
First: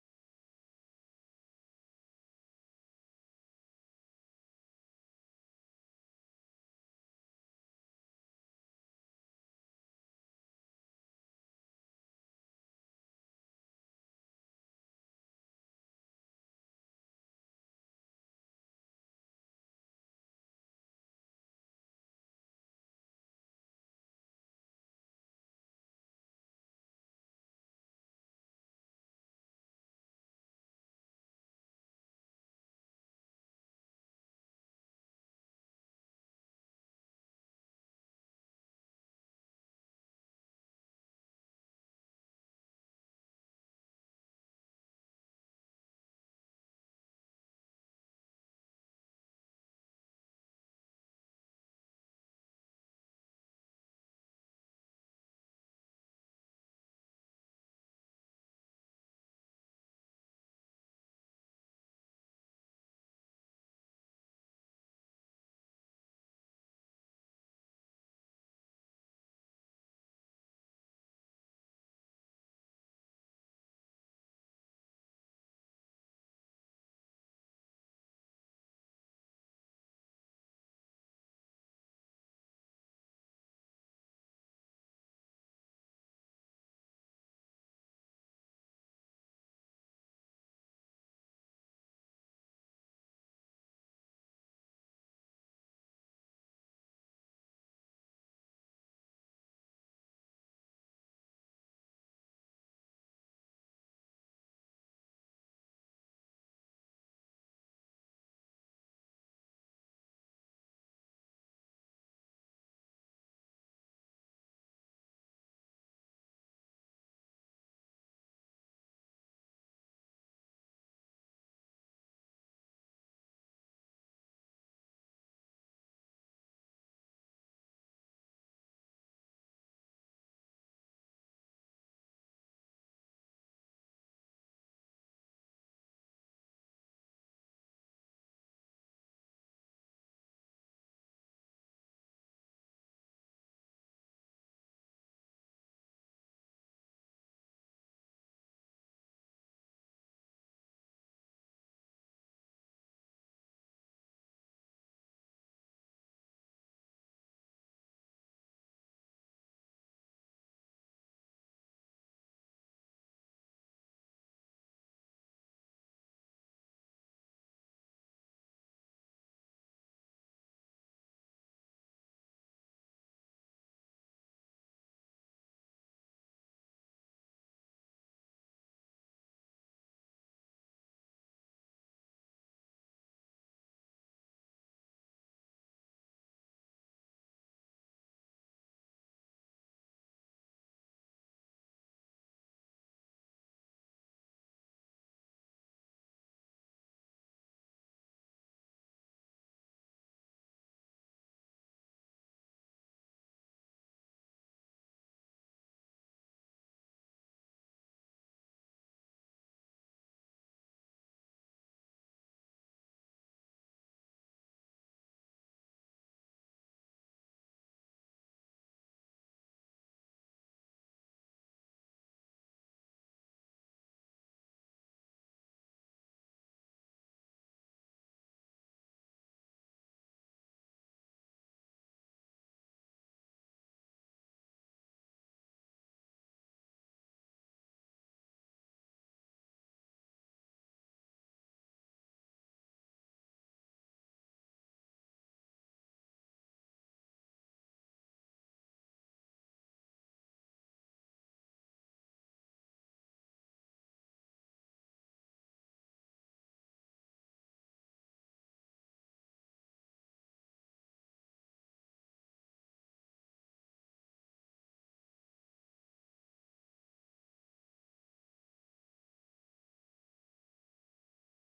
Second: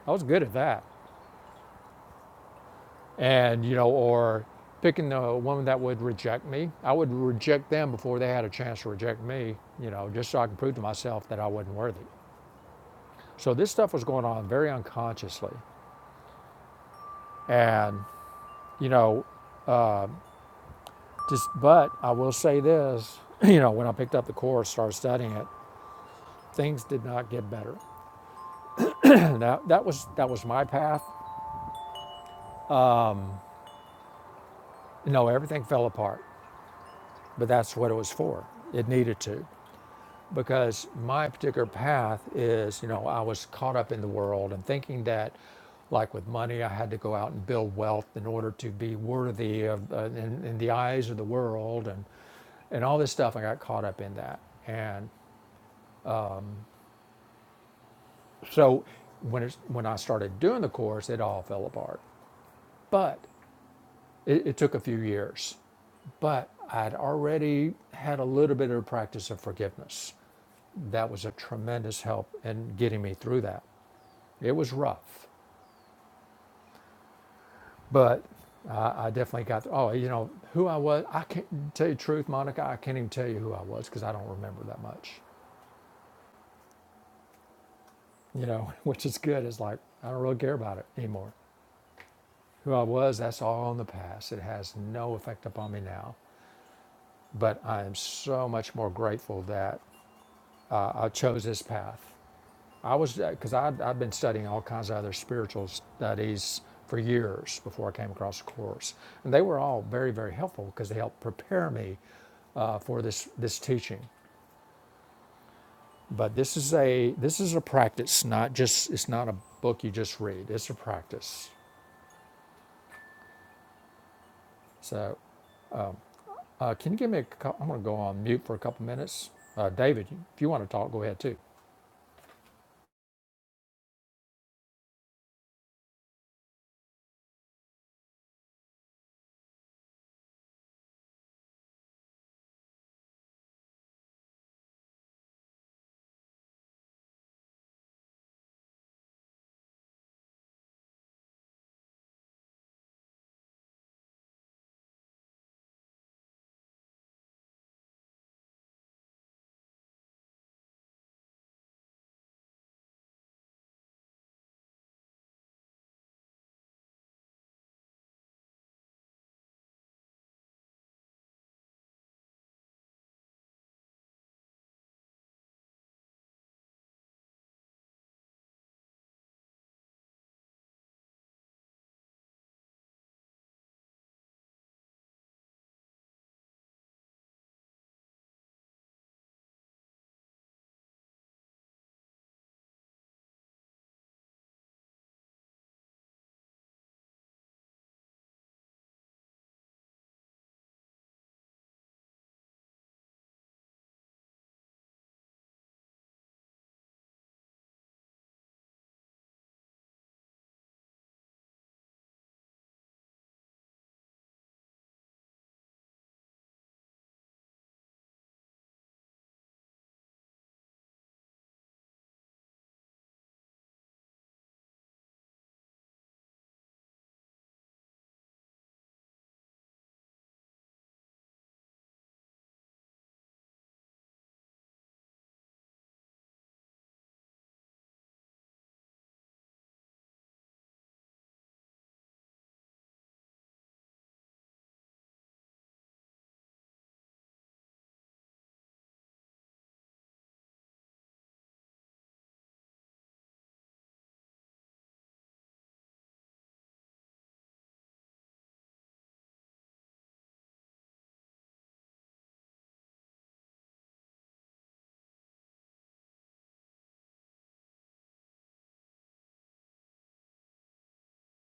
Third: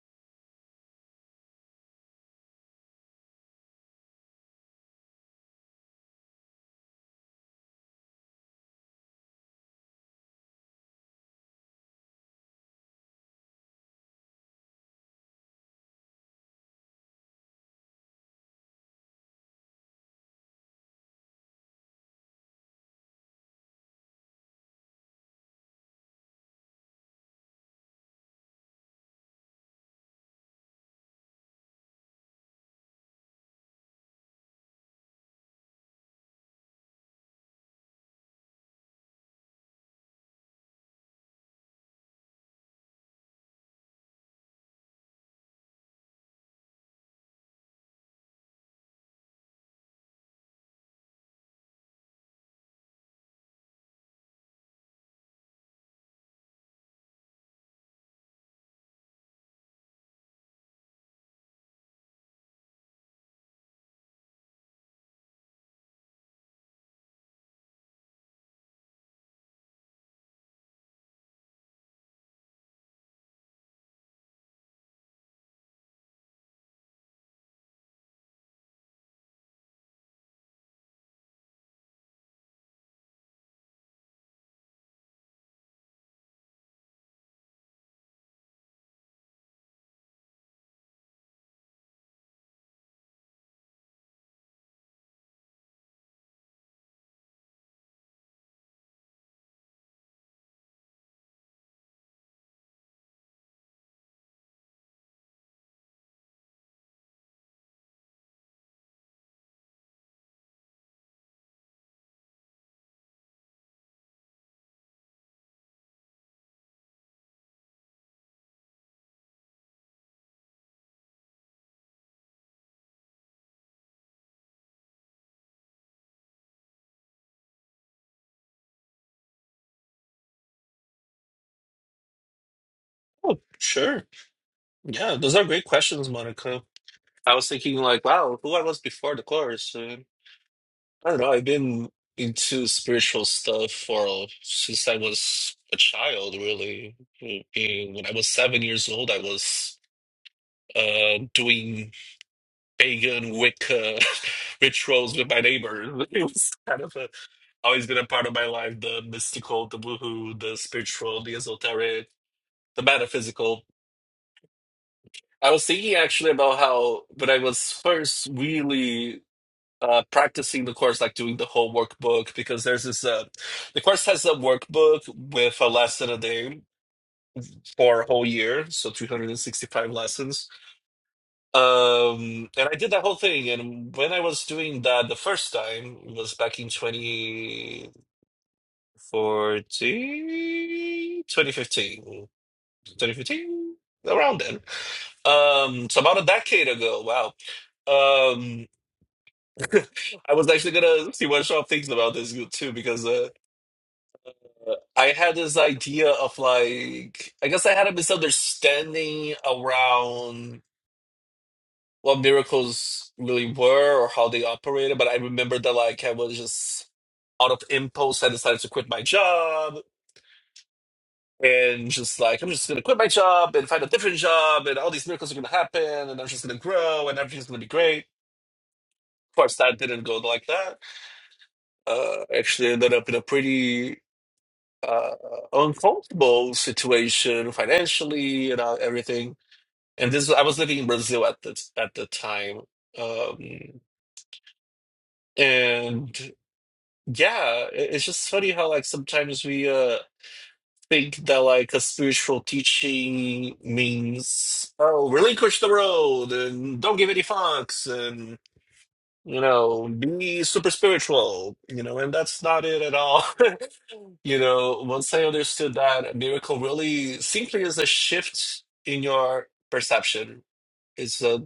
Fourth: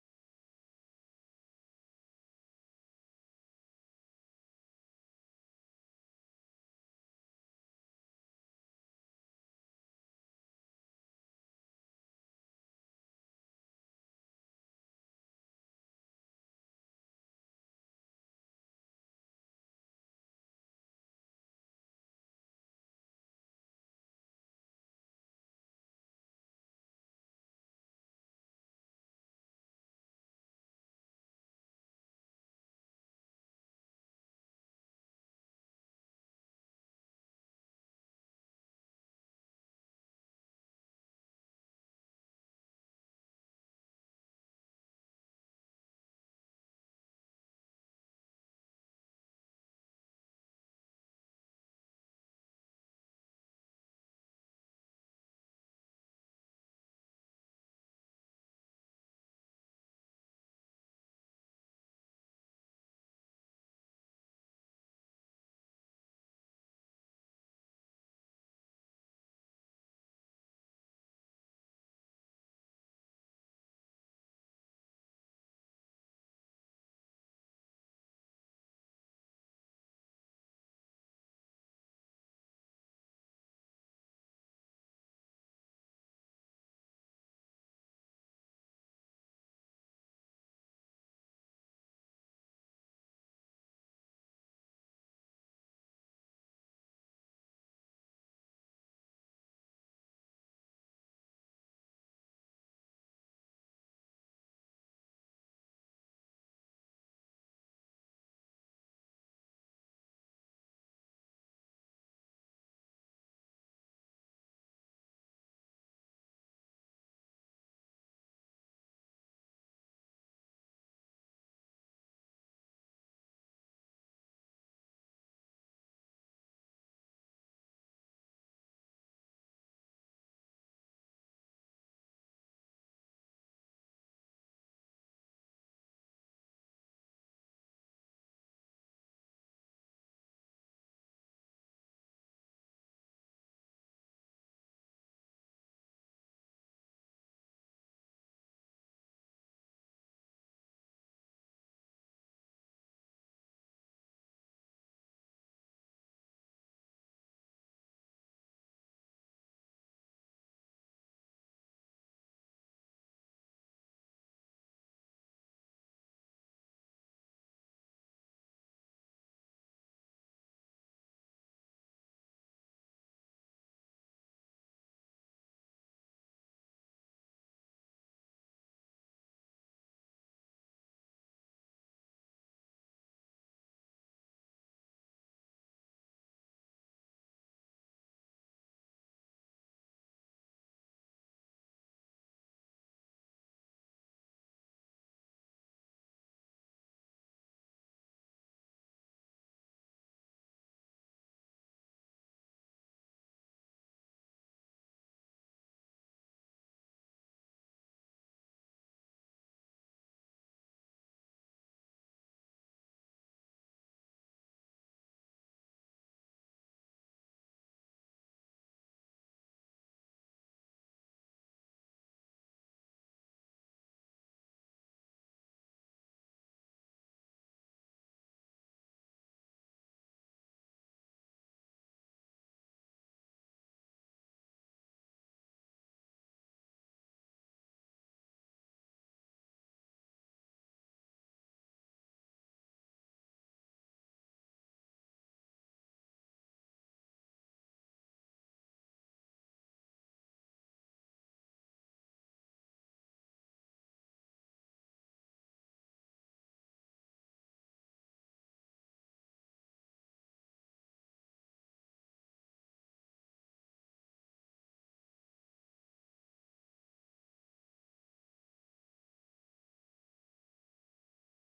[SPEAKER 2] I was good at that. And, you know, or picking the woman that would reject me. I would reject them before they had a chance to reject me, you know, just so I could prove to myself that I wasn't worthy. So this stuff was going on very unconsciously. And, you know, just, but I will say this, you know, when I picked up the course, started studying it, things did not get better. And that, that was, that was my path. No, everything fell apart, but that's what it was for. It needed to because my particular path is, you know, I was caught up in the world and thinking that like with money, I had to go out and build wealth in order to be worthy of uh, in, in the eyes of the world and, and all this stuff. I got caught up in that. And So when, it's, when I started doing the course, it all fell apart. But it, it took a few years. But I'd already had a little bit of practice of forgiveness. That was a tremendous help in getting me through that. It was rough, but I, I definitely got. Oh, you know who I was. I can't tell you the truth, Monica. I can't even tell you who I was because I don't remember that much. You know, which is good. It's like I don't really care about it anymore. Who I was, that's all in the past. It has no effect upon me now. but I am so much more grateful that uh, I chose this path. I was because I'd, I'd been studying all kinds of other spiritual studies for years before I came across the course, and they were all very very helpful because they helped prepare me uh, for this this teaching. But this is a this is a practice, not just it's not a book you just read. It's a practice. So uh, can you give me? a? am going to go on mute for a couple minutes. Uh, David, if you want to talk, go ahead too.
[SPEAKER 3] Oh, sure. Yeah, those are great questions, Monica. I was thinking like, wow, who I was before the course. uh, I don't know, I've been into spiritual stuff for since I was a child, really. When I was seven years old, I was uh, doing pagan Wicca rituals with my neighbors. It was kind of a, always been a part of my life the mystical, the woohoo, the spiritual, the esoteric, the metaphysical. I was thinking actually about how when I was first really uh, practicing the course, like doing the whole workbook, because there's this, uh, the course has a workbook with a lesson a day for a whole year, so 365 lessons Um, and I did that whole thing. And when I was doing that the first time it was back in twenty fourteen twenty fifteen twenty fifteen around then. Um, so about a decade ago. Wow. Um, I was actually gonna see what Sean thinks about this too, because uh, I had this idea of like, I guess I had a misunderstanding around. what miracles really were or how they operated, but I remember that like I was just out of impulse, I decided to quit my job and just like I'm just gonna quit my job and find a different job and all these miracles are gonna happen and I'm just gonna grow and everything's gonna be great. Of course that didn't go like that. Uh actually ended up in a pretty uh uncomfortable situation financially and uh, everything. And this I was living in Brazil at the at the time. Um and yeah, i- it's just funny how like sometimes we uh think that like a spiritual teaching means oh relinquish the road and don't give any fucks and you know be super spiritual you know and that's not it at all you know once I understood that a miracle really simply is a shift in your perception it's a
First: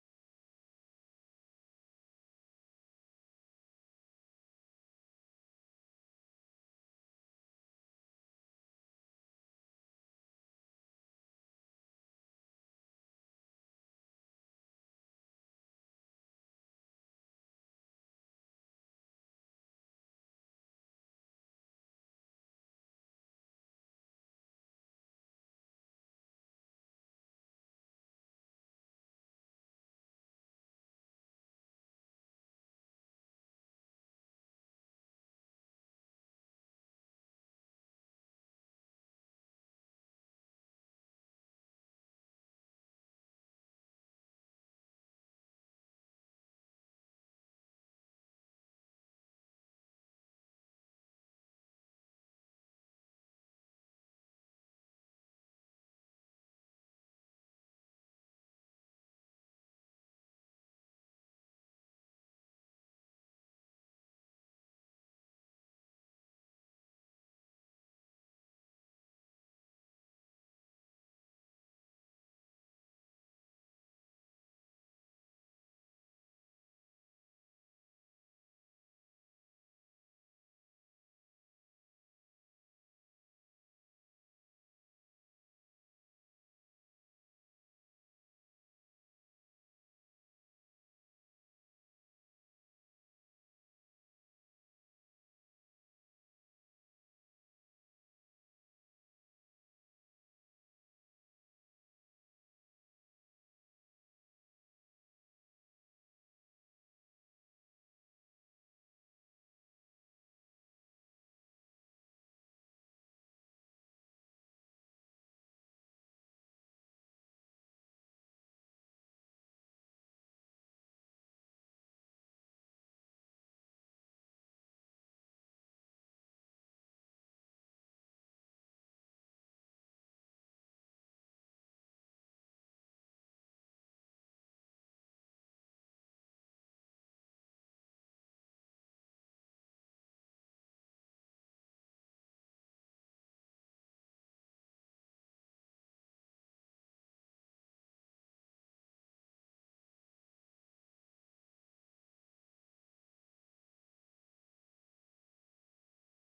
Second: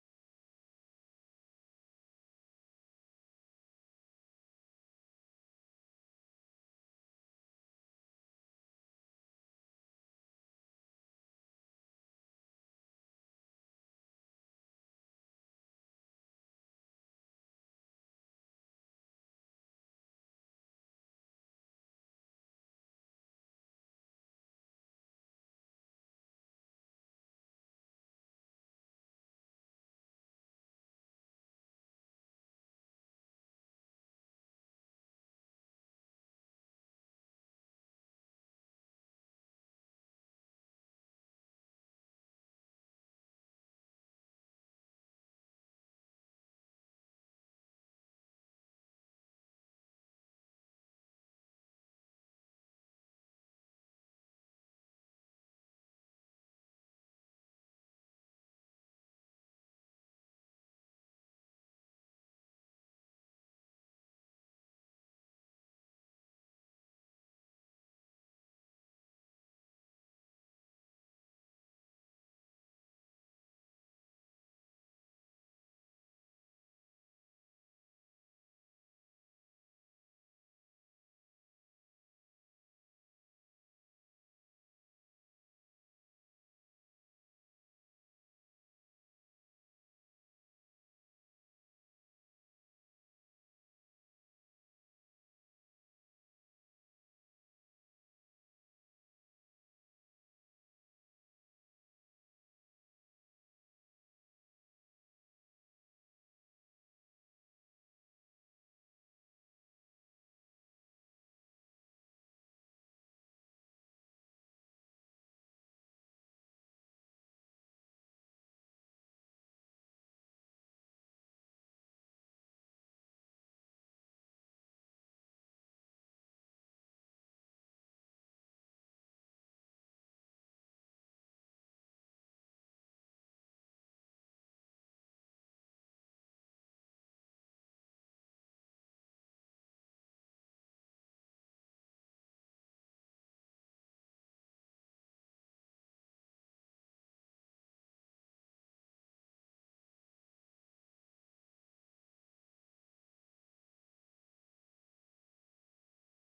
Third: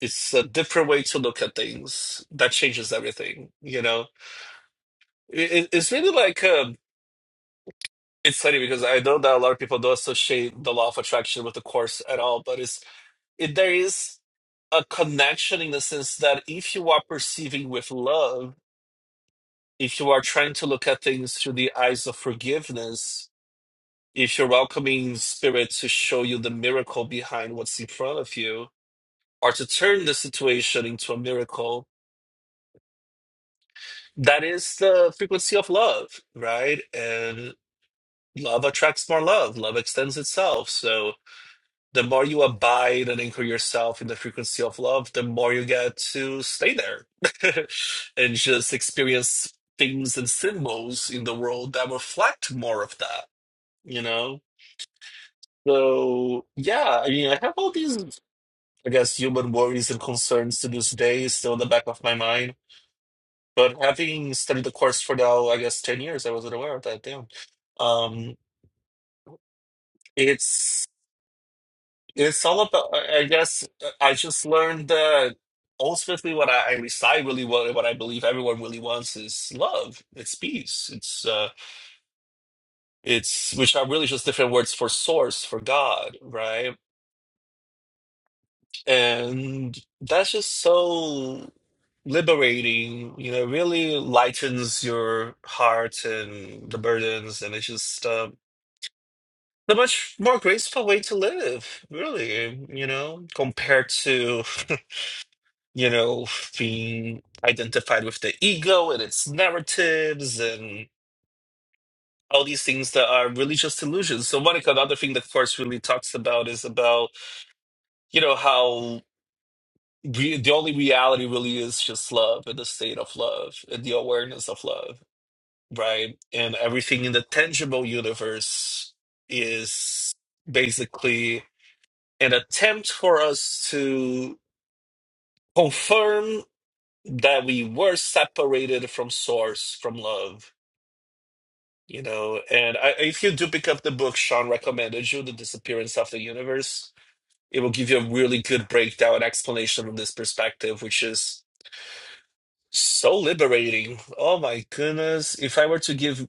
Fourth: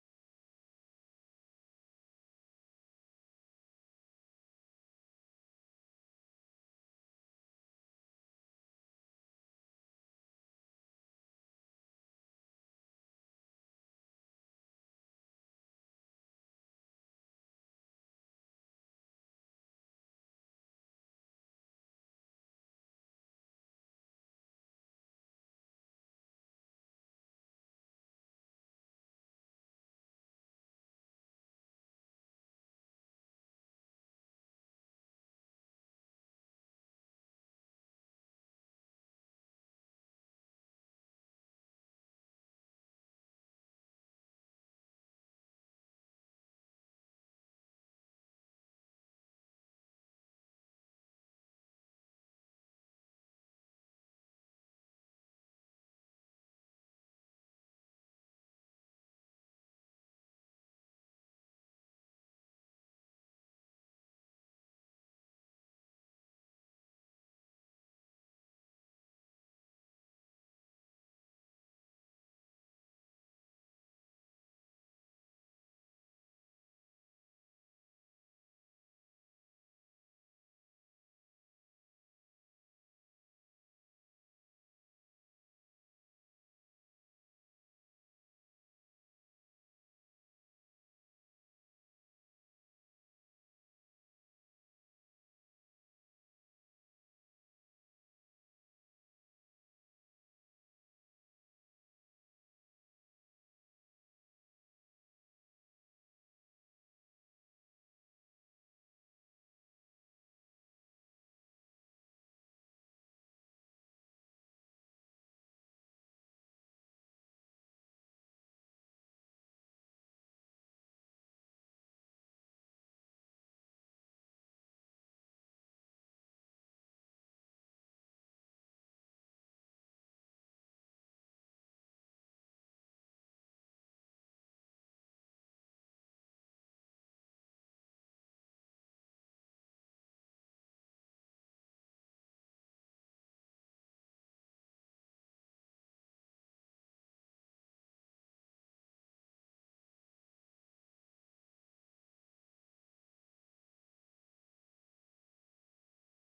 [SPEAKER 3] it's a different way to look at things that changes everything you know it, it- it's really like um It's funny because I know that a lot of people don't associate the law of attraction with the course at all, but it's it, there is a connection in the sense that if you are perceiving with love, if you are trying to look at things through the eyes of forgiveness, if you're welcoming spirit to show you the miracle behind what's in front of you, or to turn the situation into a miracle, that is the frequency of love, right? And love attracts more love. Love extends itself. So the more you abide and anchor yourself in the frequency of love, the more you get to stay there and just experience things and symbols in the world that reflect more of that, you know? So, yeah, I mean, I have all these, I guess, human worries and concerns to this day still in the back of my mind. But having studied the course for now, I guess, 10 years, I wasn't aware of that. Damn. Um, it's It's all about, I I guess, uh, I just learned that ultimately what I, I recite really what, what I believe everyone really wants is love. It's peace. It's, uh, it's, which are really just different words for source, for God, right? And that's just so liberating, you know, really lightens your heart and the burdens. And it's just, um, a much more graceful way to live, really, you know, compared to. you know, being identified with the ego and its narratives and all these things that are really just illusions. So, Monica, another thing that course really talks about is about, you know, how re- the only reality really is just love and the state of love and the awareness of love, right? And everything in the tangible universe is basically an attempt for us to confirm that we were separated from source, from love, you know. And I, if you do pick up the book Sean recommended you, The Disappearance of the Universe, it will give you a really good breakdown and explanation of this perspective, which is so liberating. Oh my goodness. If I were to give,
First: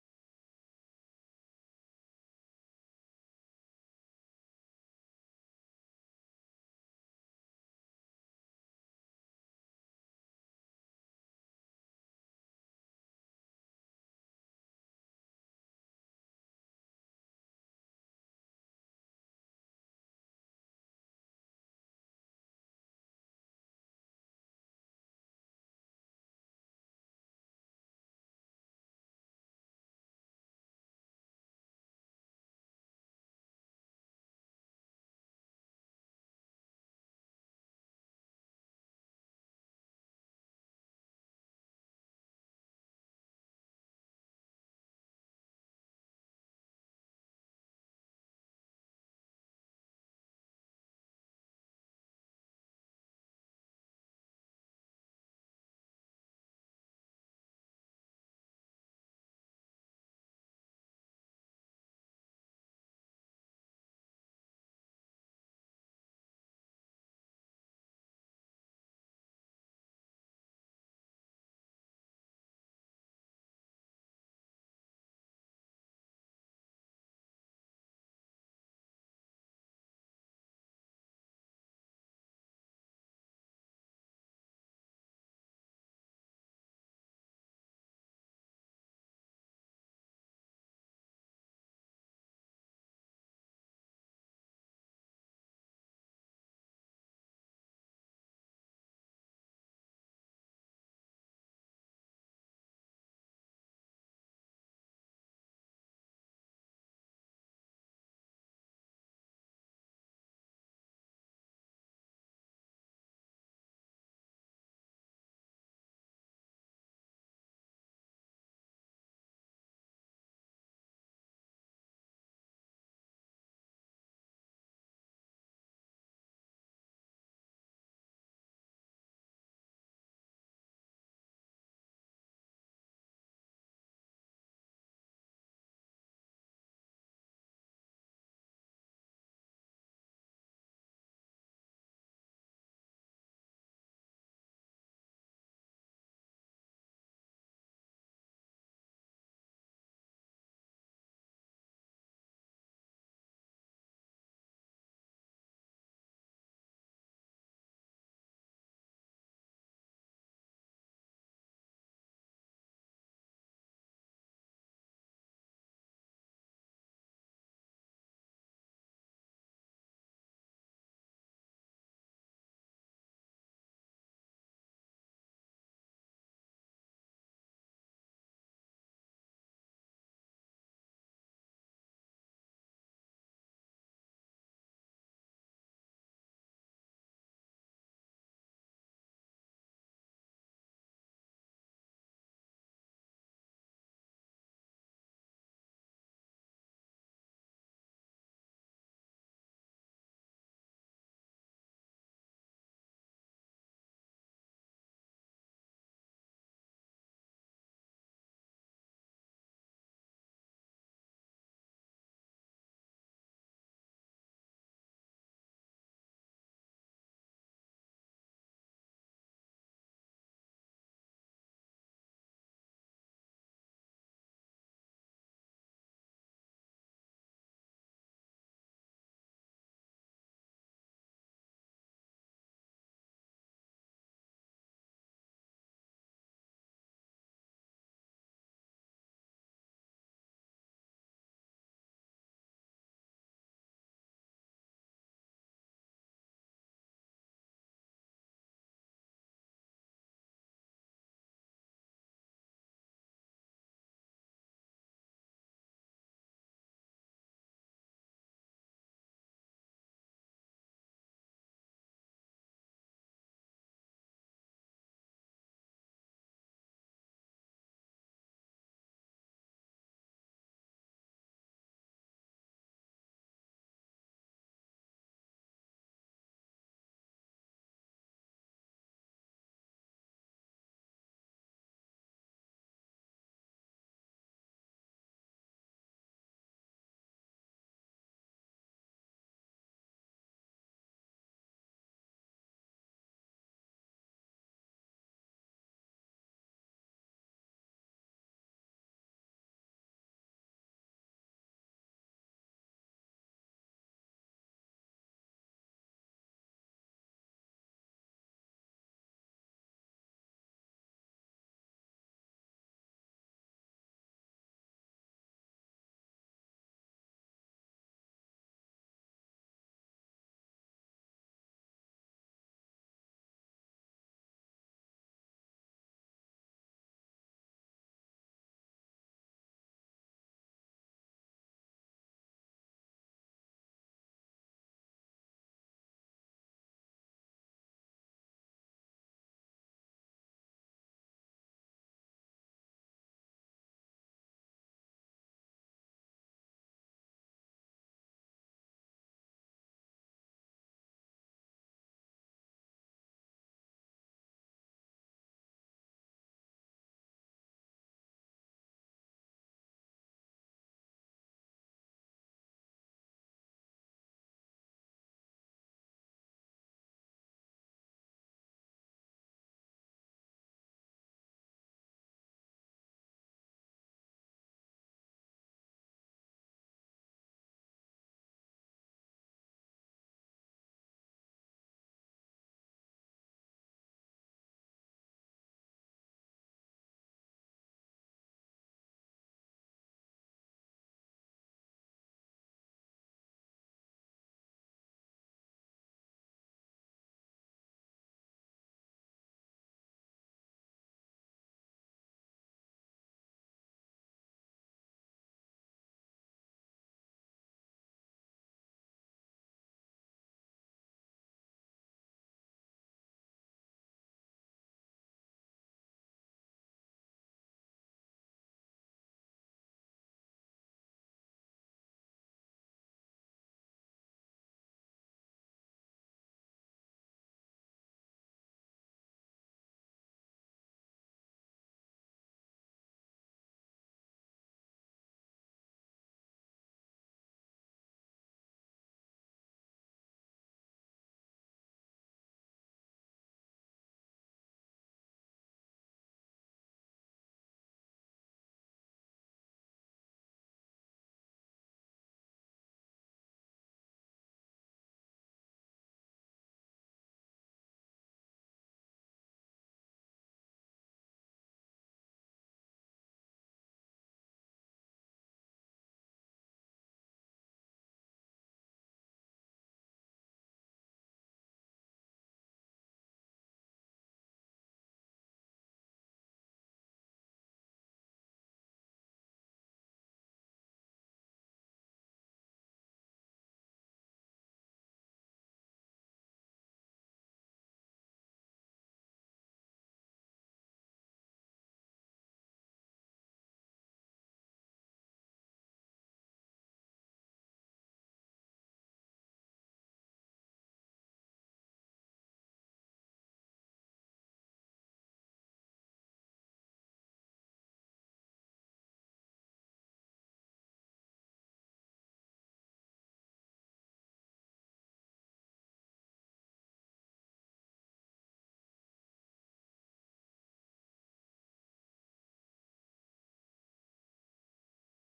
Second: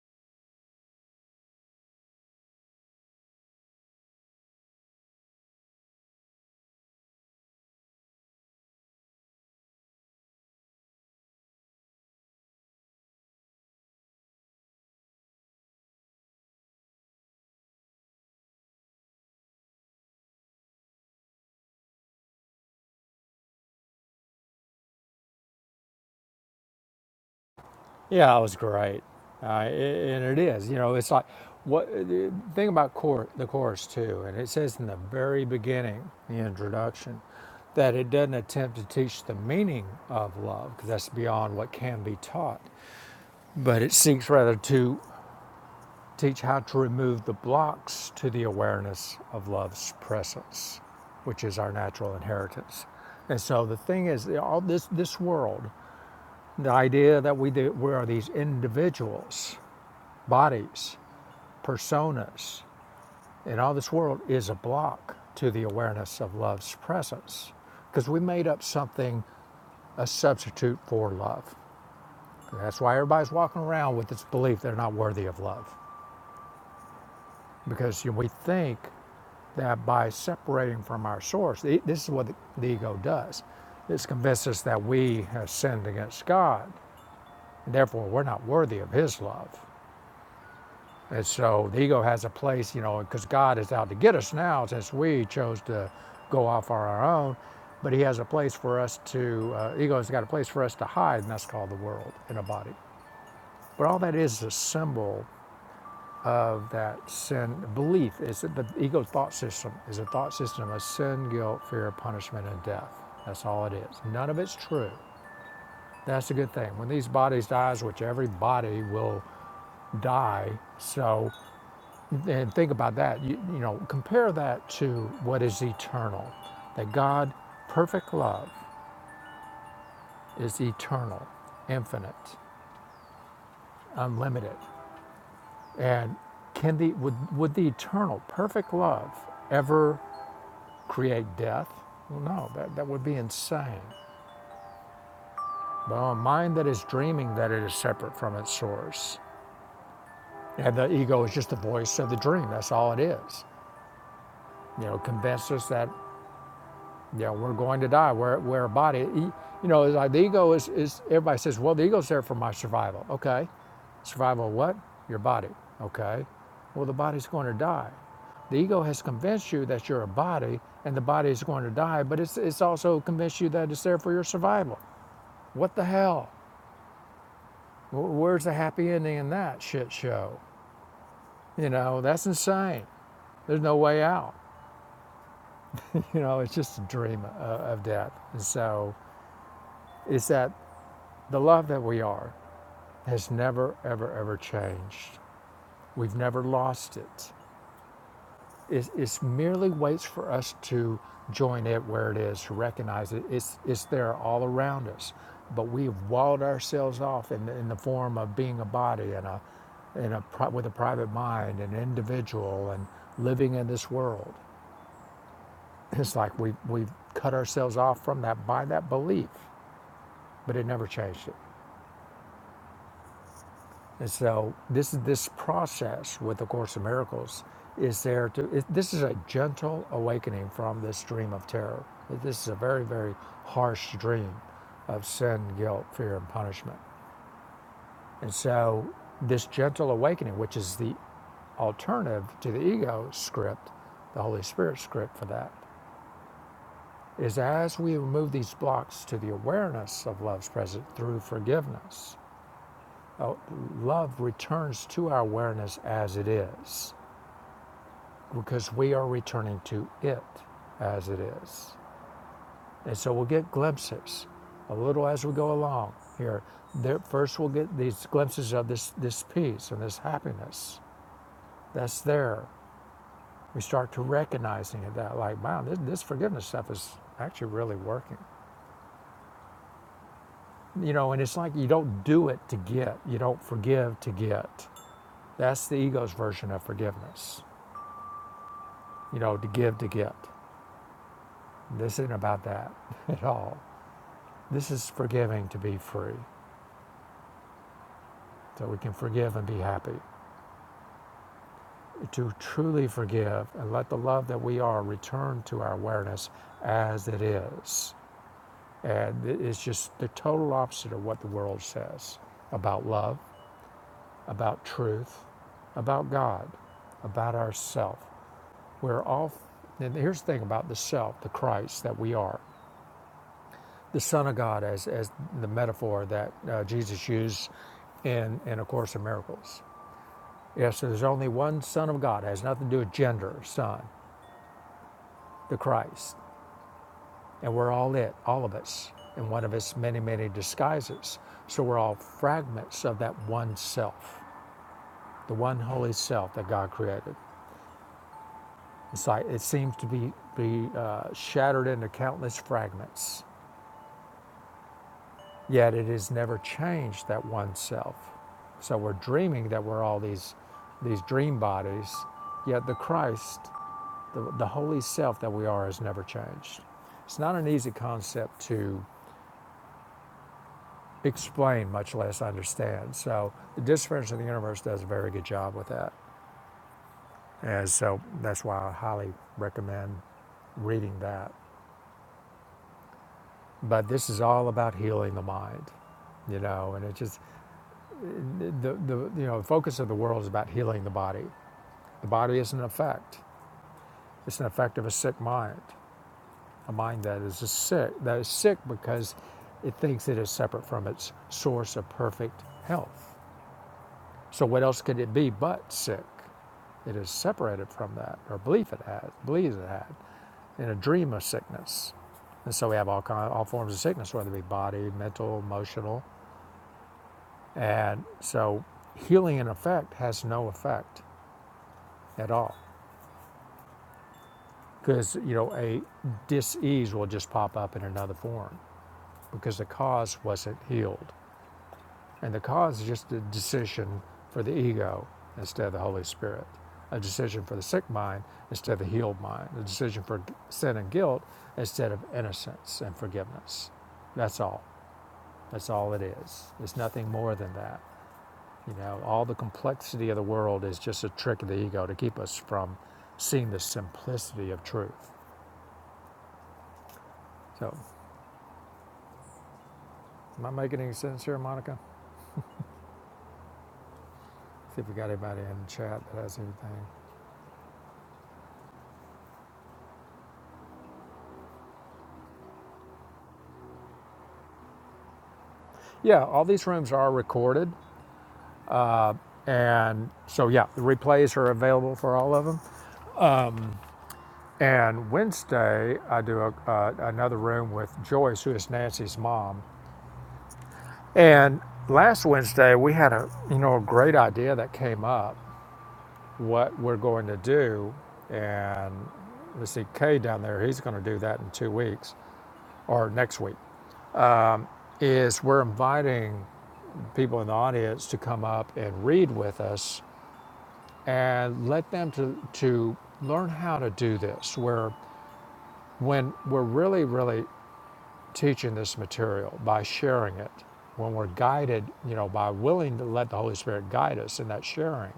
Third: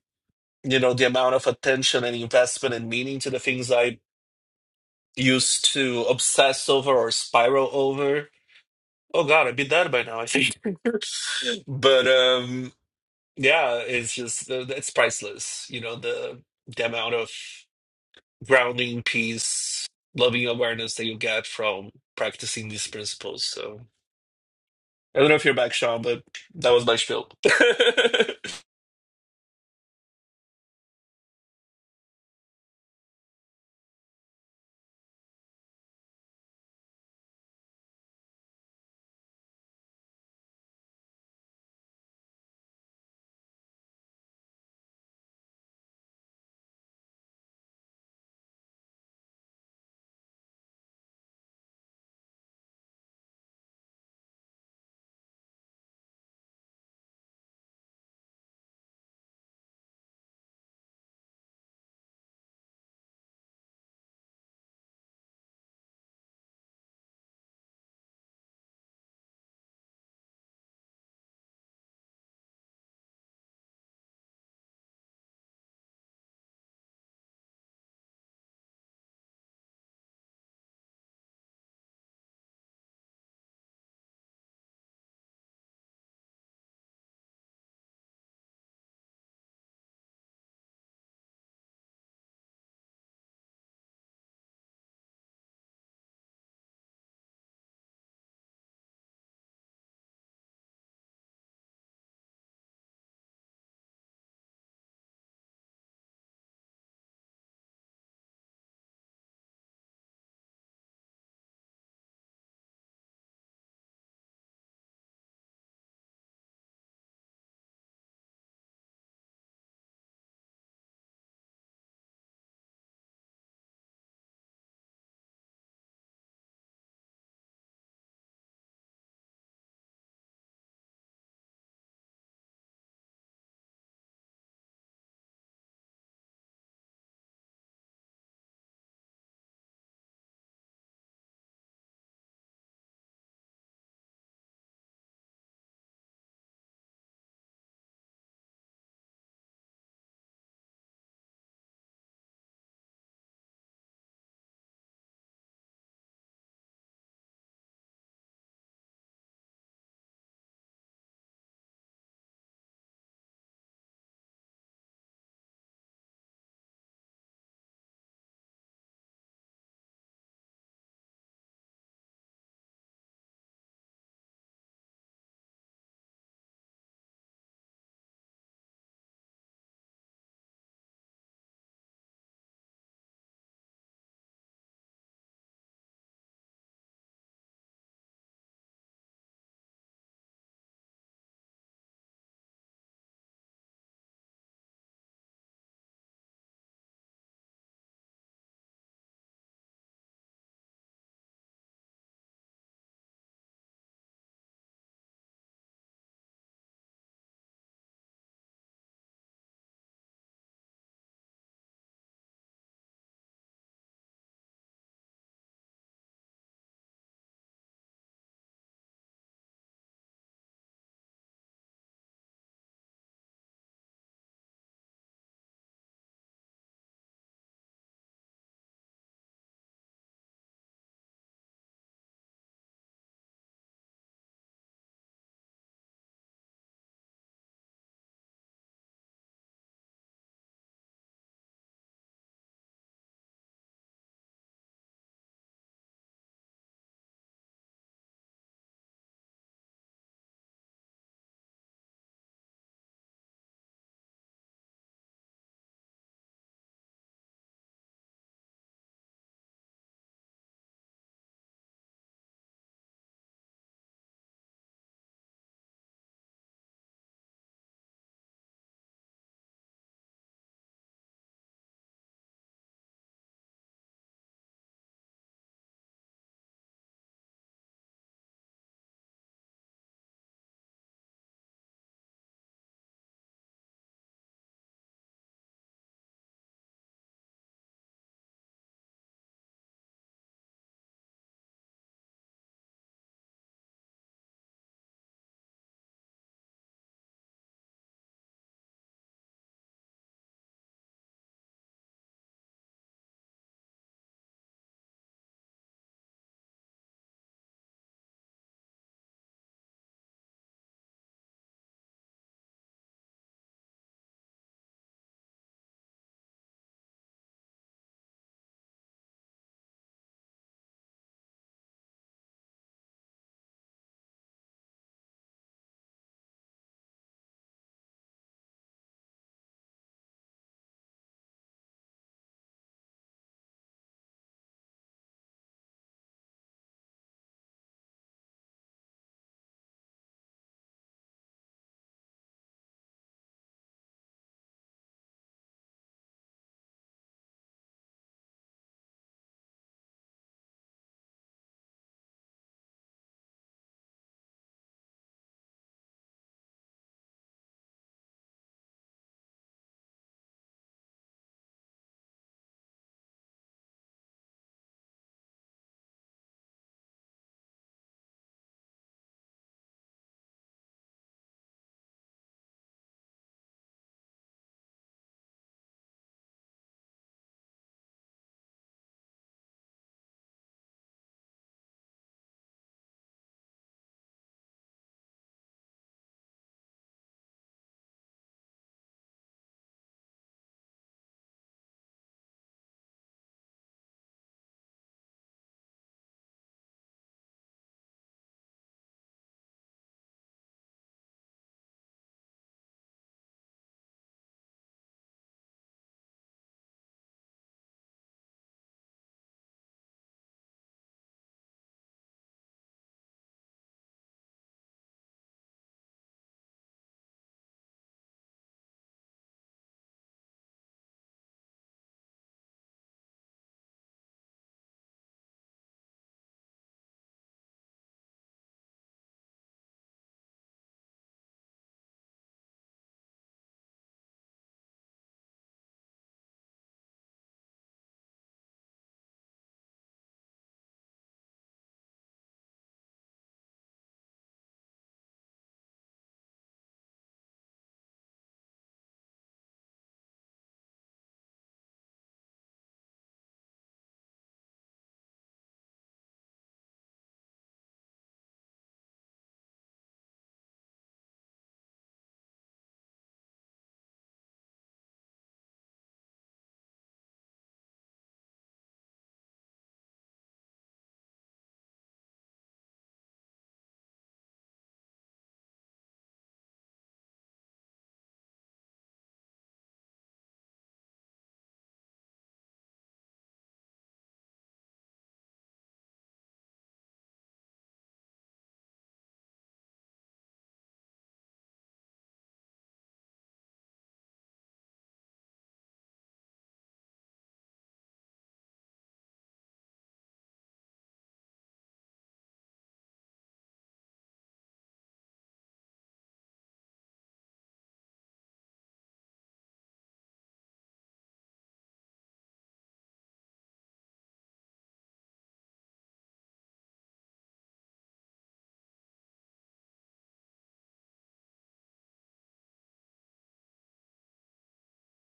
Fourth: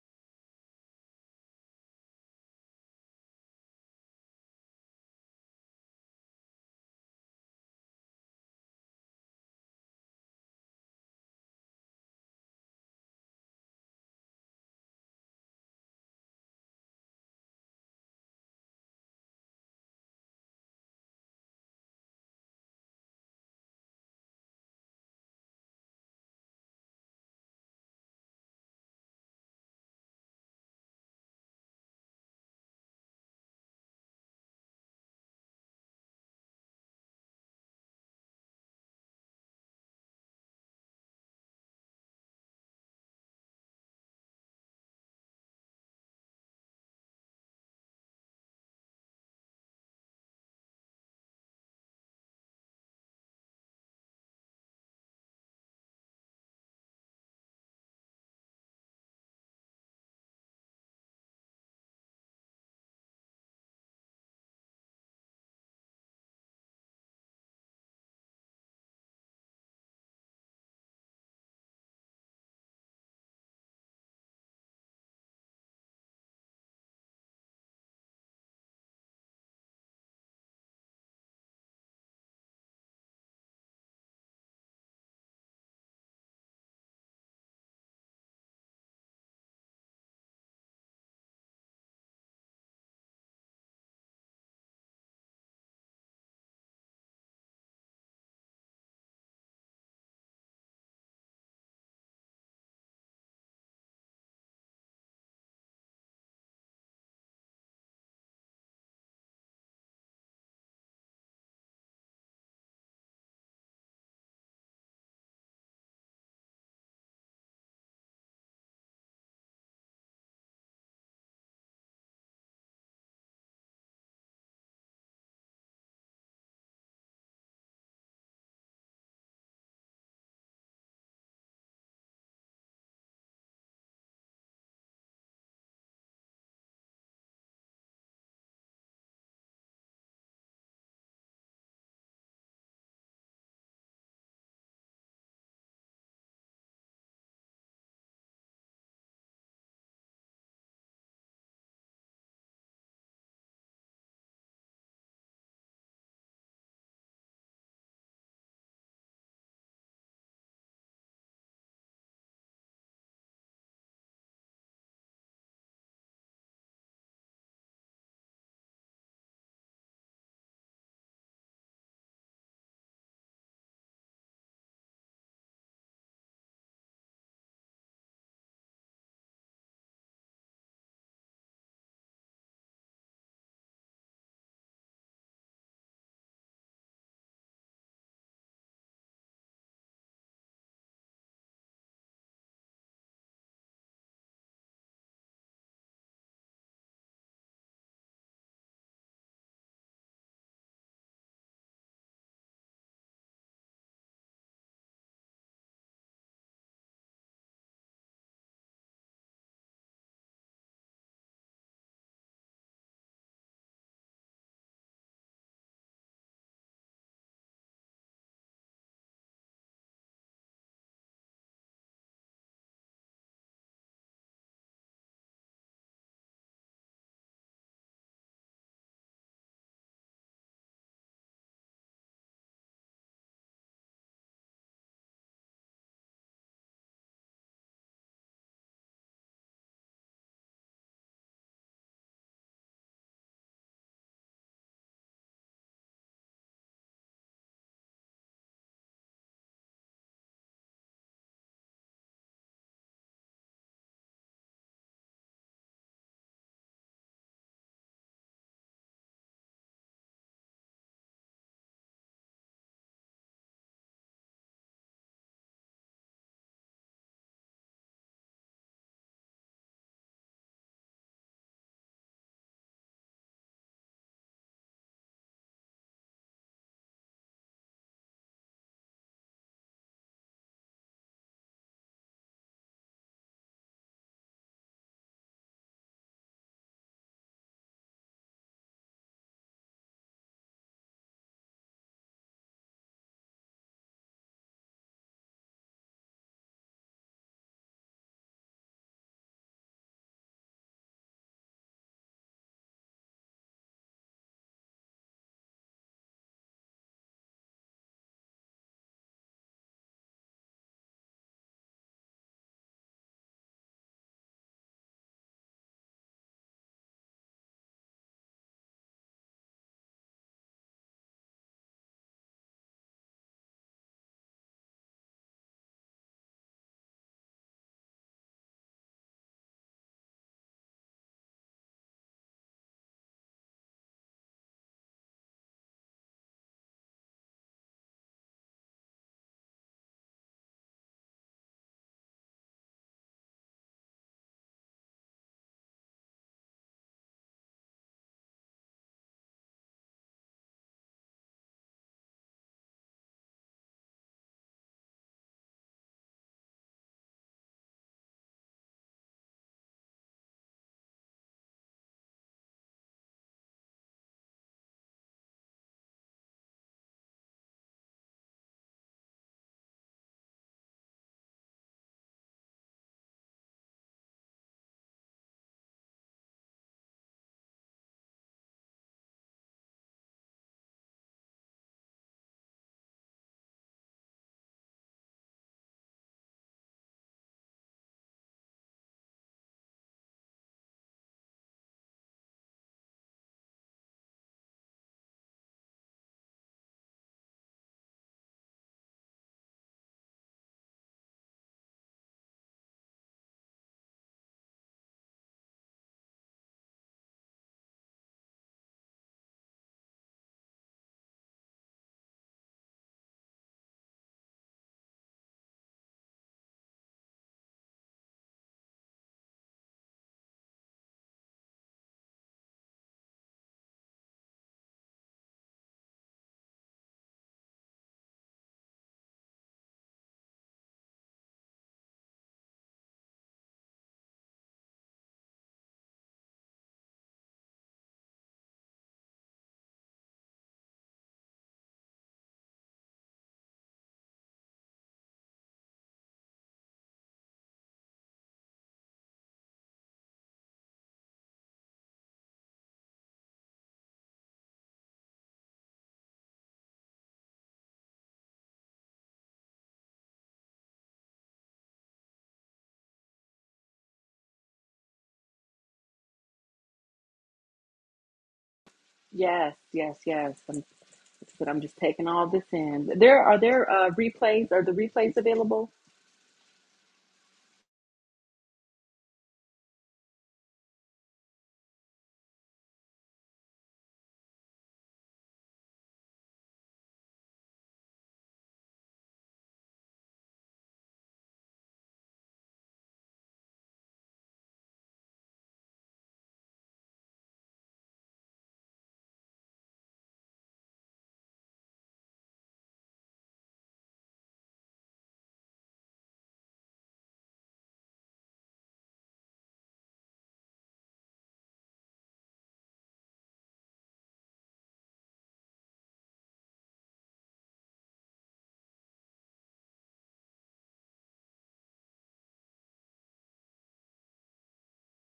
[SPEAKER 3] you know, the amount of attention and investment and meaning to the things I used to obsess over or spiral over, oh God, I'd be dead by now, I think. but um Yeah, it's just uh, it's priceless. You know, the the amount of grounding, peace, loving awareness that you get from practicing these principles. So I don't know if you're back, Sean, but that was my spiel.
[SPEAKER 2] Yeah, it was great, uh, and it is. You know, it's like what uh, the thing about cour the course too, and it says in the very beginning, the introduction, that it doesn't attempt to teach the meaning of love because that's beyond what can be taught, but it seeks rather to teach how to remove the blocks to the awareness of love's presence, which is our natural inheritance. And so the thing is, all this this world, the idea that we do, we are these individuals bodies, personas in all this world is a block to the awareness of love's presence because we made up something, a substitute for love. And that's why everybody's walking around with this belief they're not worthy of love because we think that by separating from our source, this is what the ego does. This convinces us that we have sinned against God, and therefore we're not worthy of His love. And so the ego has a place, you know, because God is out to get us now since we chose to go off on our own. But He has a place for us to, uh, ego's got a place for us to hide, and that's called the world in a body. But all that is a symbol of that sin belief. Is that the ego thought system is a thought system of sin, guilt, fear, punishment, and death. That's all it is. None of it's true. That's a good thing. When these bodies dies, which every body will die, so And think about that. You, you know, compare that to what is eternal. That God, perfect love, is eternal, infinite, unlimited. And can the would, would the eternal, perfect love ever create death? Well, no, that, that would be insane. Well, a mind that is dreaming that it is separate from its source. And the ego is just the voice of the dream. That's all it is. You know, convince us that Yeah, we're going to die. We're, we're a body. E- You know, like the ego is, is, everybody says, well, the ego's there for my survival. Okay. Survival of what? Your body. Okay. Well, the body's going to die. The ego has convinced you that you're a body and the body is going to die, but it's, it's also convinced you that it's there for your survival. What the hell? Where's the happy ending in that shit show? You know, that's insane. There's no way out. You know, it's just a dream of, of death. And so it's that the love that we are, has never, ever, ever changed. We've never lost it. It it's merely waits for us to join it where it is, to recognize it. It's, it's there all around us. But we've walled ourselves off in the, in the form of being a body and a, and a with a private mind, an individual, and living in this world. It's like we, we've cut ourselves off from that by that belief, but it never changed it. And so this this process with the Course of Miracles is there to it, this is a gentle awakening from this dream of terror. This is a very very harsh dream of sin, guilt, fear, and punishment. And so this gentle awakening, which is the alternative to the ego script, the Holy Spirit script for that, is as we remove these blocks to the awareness of love's presence through forgiveness, uh, love returns to our awareness as it is because we are returning to it as it is. And so we'll get glimpses a little as we go along here. There, first, we'll get these glimpses of this, this peace and this happiness that's there. We start to recognizing it that, like, wow, this, this forgiveness stuff is actually really working. You know, and it's like you don't do it to get, you don't forgive to get. That's the ego's version of forgiveness, you know, to give to get. This isn't about that at all. This is forgiving to be free, so we can forgive and be happy. To truly forgive and let the love that we are return to our awareness as it is. And it's just the total opposite of what the world says about love, about truth, about God, about ourself. We're all, and here's the thing about the self, the Christ that we are, the Son of God, as, as the metaphor that uh, Jesus used in, in A Course in Miracles Yes, there's only one Son of God. It has nothing to do with gender, Son, the Christ. And we're all it, all of us, in one of its many, many disguises. So we're all fragments of that one self, the one holy self that God created. It's like it seems to be, be uh, shattered into countless fragments, yet it has never changed that one self. So we're dreaming that we're all these, these dream bodies, yet the Christ The, the holy self that we are has never changed. It's not an easy concept to explain, much less understand. So the Disappearance of the Universe does a very good job with that. And so that's why I highly recommend reading that. But this is all about healing the mind, you know, and it just the, the you know, the focus of the world is about healing the body. The body is an effect. It's an effect of a sick mind. A mind that is a sick, that is sick because it thinks it is separate from its source of perfect health. So what else could it be but sick? It is separated from that, or belief it has, believes it had, in a dream of sickness. And so we have all kind, all forms of sickness, whether it be body, mental, emotional, and so healing in effect has no effect at all because you know a disease will just pop up in another form because the cause wasn't healed. And the cause is just a decision for the ego instead of the Holy Spirit, a decision for the sick mind instead of the healed mind, a decision for sin and guilt instead of innocence and forgiveness. That's all. That's all it is. It's nothing more than that. You know, all the complexity of the world is just a trick of the ego to keep us from seeing the simplicity of truth. So, am I making any sense here, Monica? See if we got anybody in the chat that has anything.
[SPEAKER 4] Yes, yes, yes. but I'm just taking all this in. There are there uh, replays. Are the replays available?
[SPEAKER 2] Yeah, all these rooms are recorded. And so, yeah, the replays are available for all of them. And Wednesday, I do a, uh, another room with Joyce, who is Nancy's mom. And last Wednesday, we had a you know a great idea that came up. What we're going to do, and let's see, Kay down there, he's going to do that in two weeks or next week. Is we're inviting people in the audience to come up and read with us and let them to to learn how to do this. Where When we're really, really teaching this material by sharing it, when we're guided, you know, by willing to let the Holy Spirit guide us in that sharing,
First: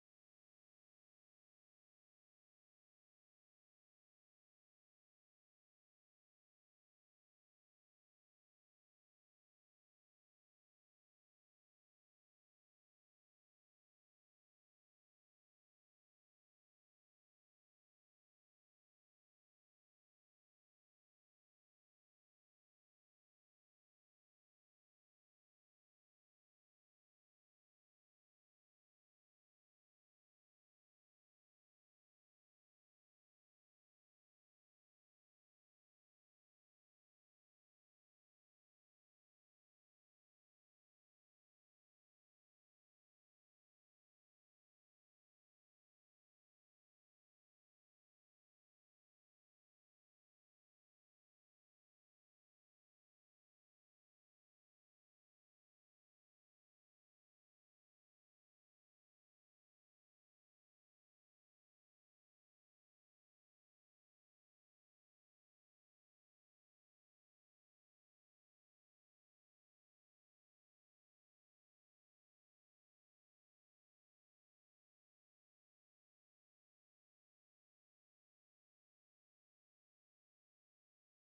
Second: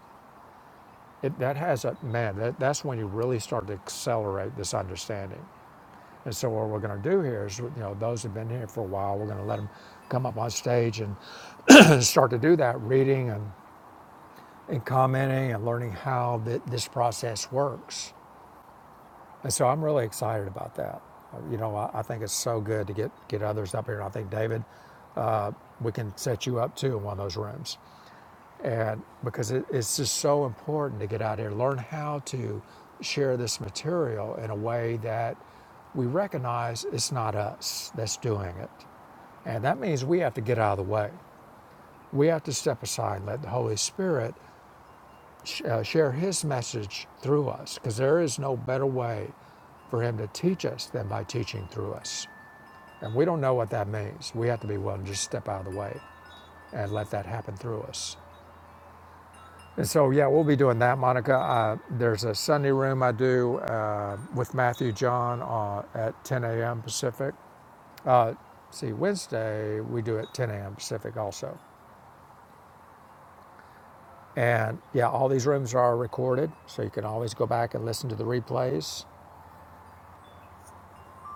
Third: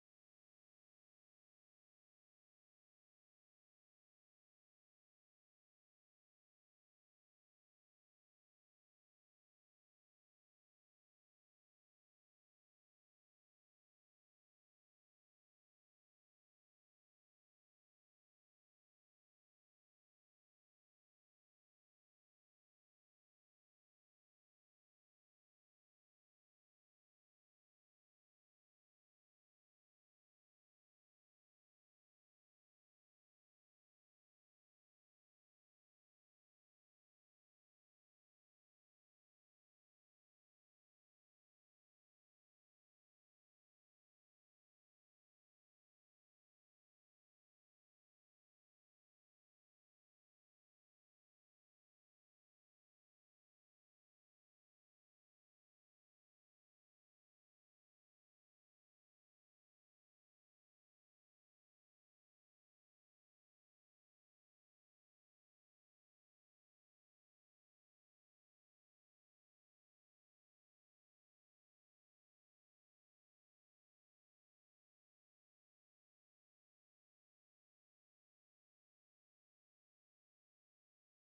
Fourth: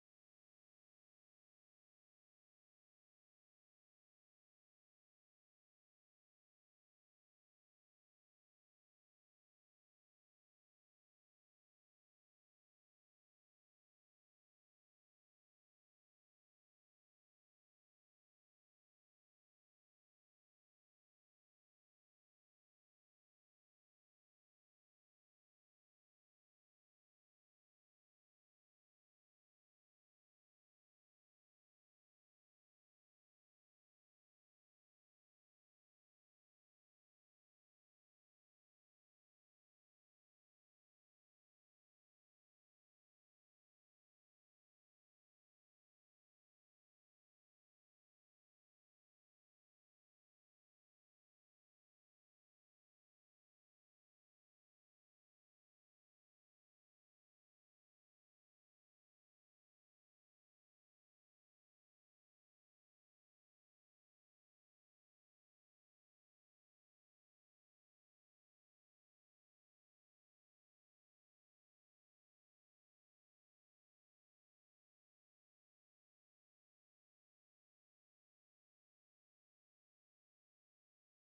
[SPEAKER 2] it, that has a man. That, that's when you really start to accelerate this understanding. And so, what we're going to do here is, you know, those who've been here for a while, we're going to let them come up on stage and start to do that reading and, and commenting and learning how th- this process works. And so, I'm really excited about that. You know, I, I think it's so good to get get others up here, and I think David. we can set you up too in one of those rooms. And because it, it's just so important to get out here, learn how to share this material in a way that we recognize it's not us that's doing it. And that means we have to get out of the way. We have to step aside and let the Holy Spirit sh- uh, share His message through us because there is no better way for Him to teach us than by teaching through us. And we don't know what that means. We have to be willing to just step out of the way and let that happen through us. And so, yeah, we'll be doing that, Monica. Uh, there's a Sunday room I do uh, with Matthew John uh, at 10 a.m. Pacific. Uh, see, Wednesday we do at 10 a.m. Pacific also. And yeah, all these rooms are recorded, so you can always go back and listen to the replays.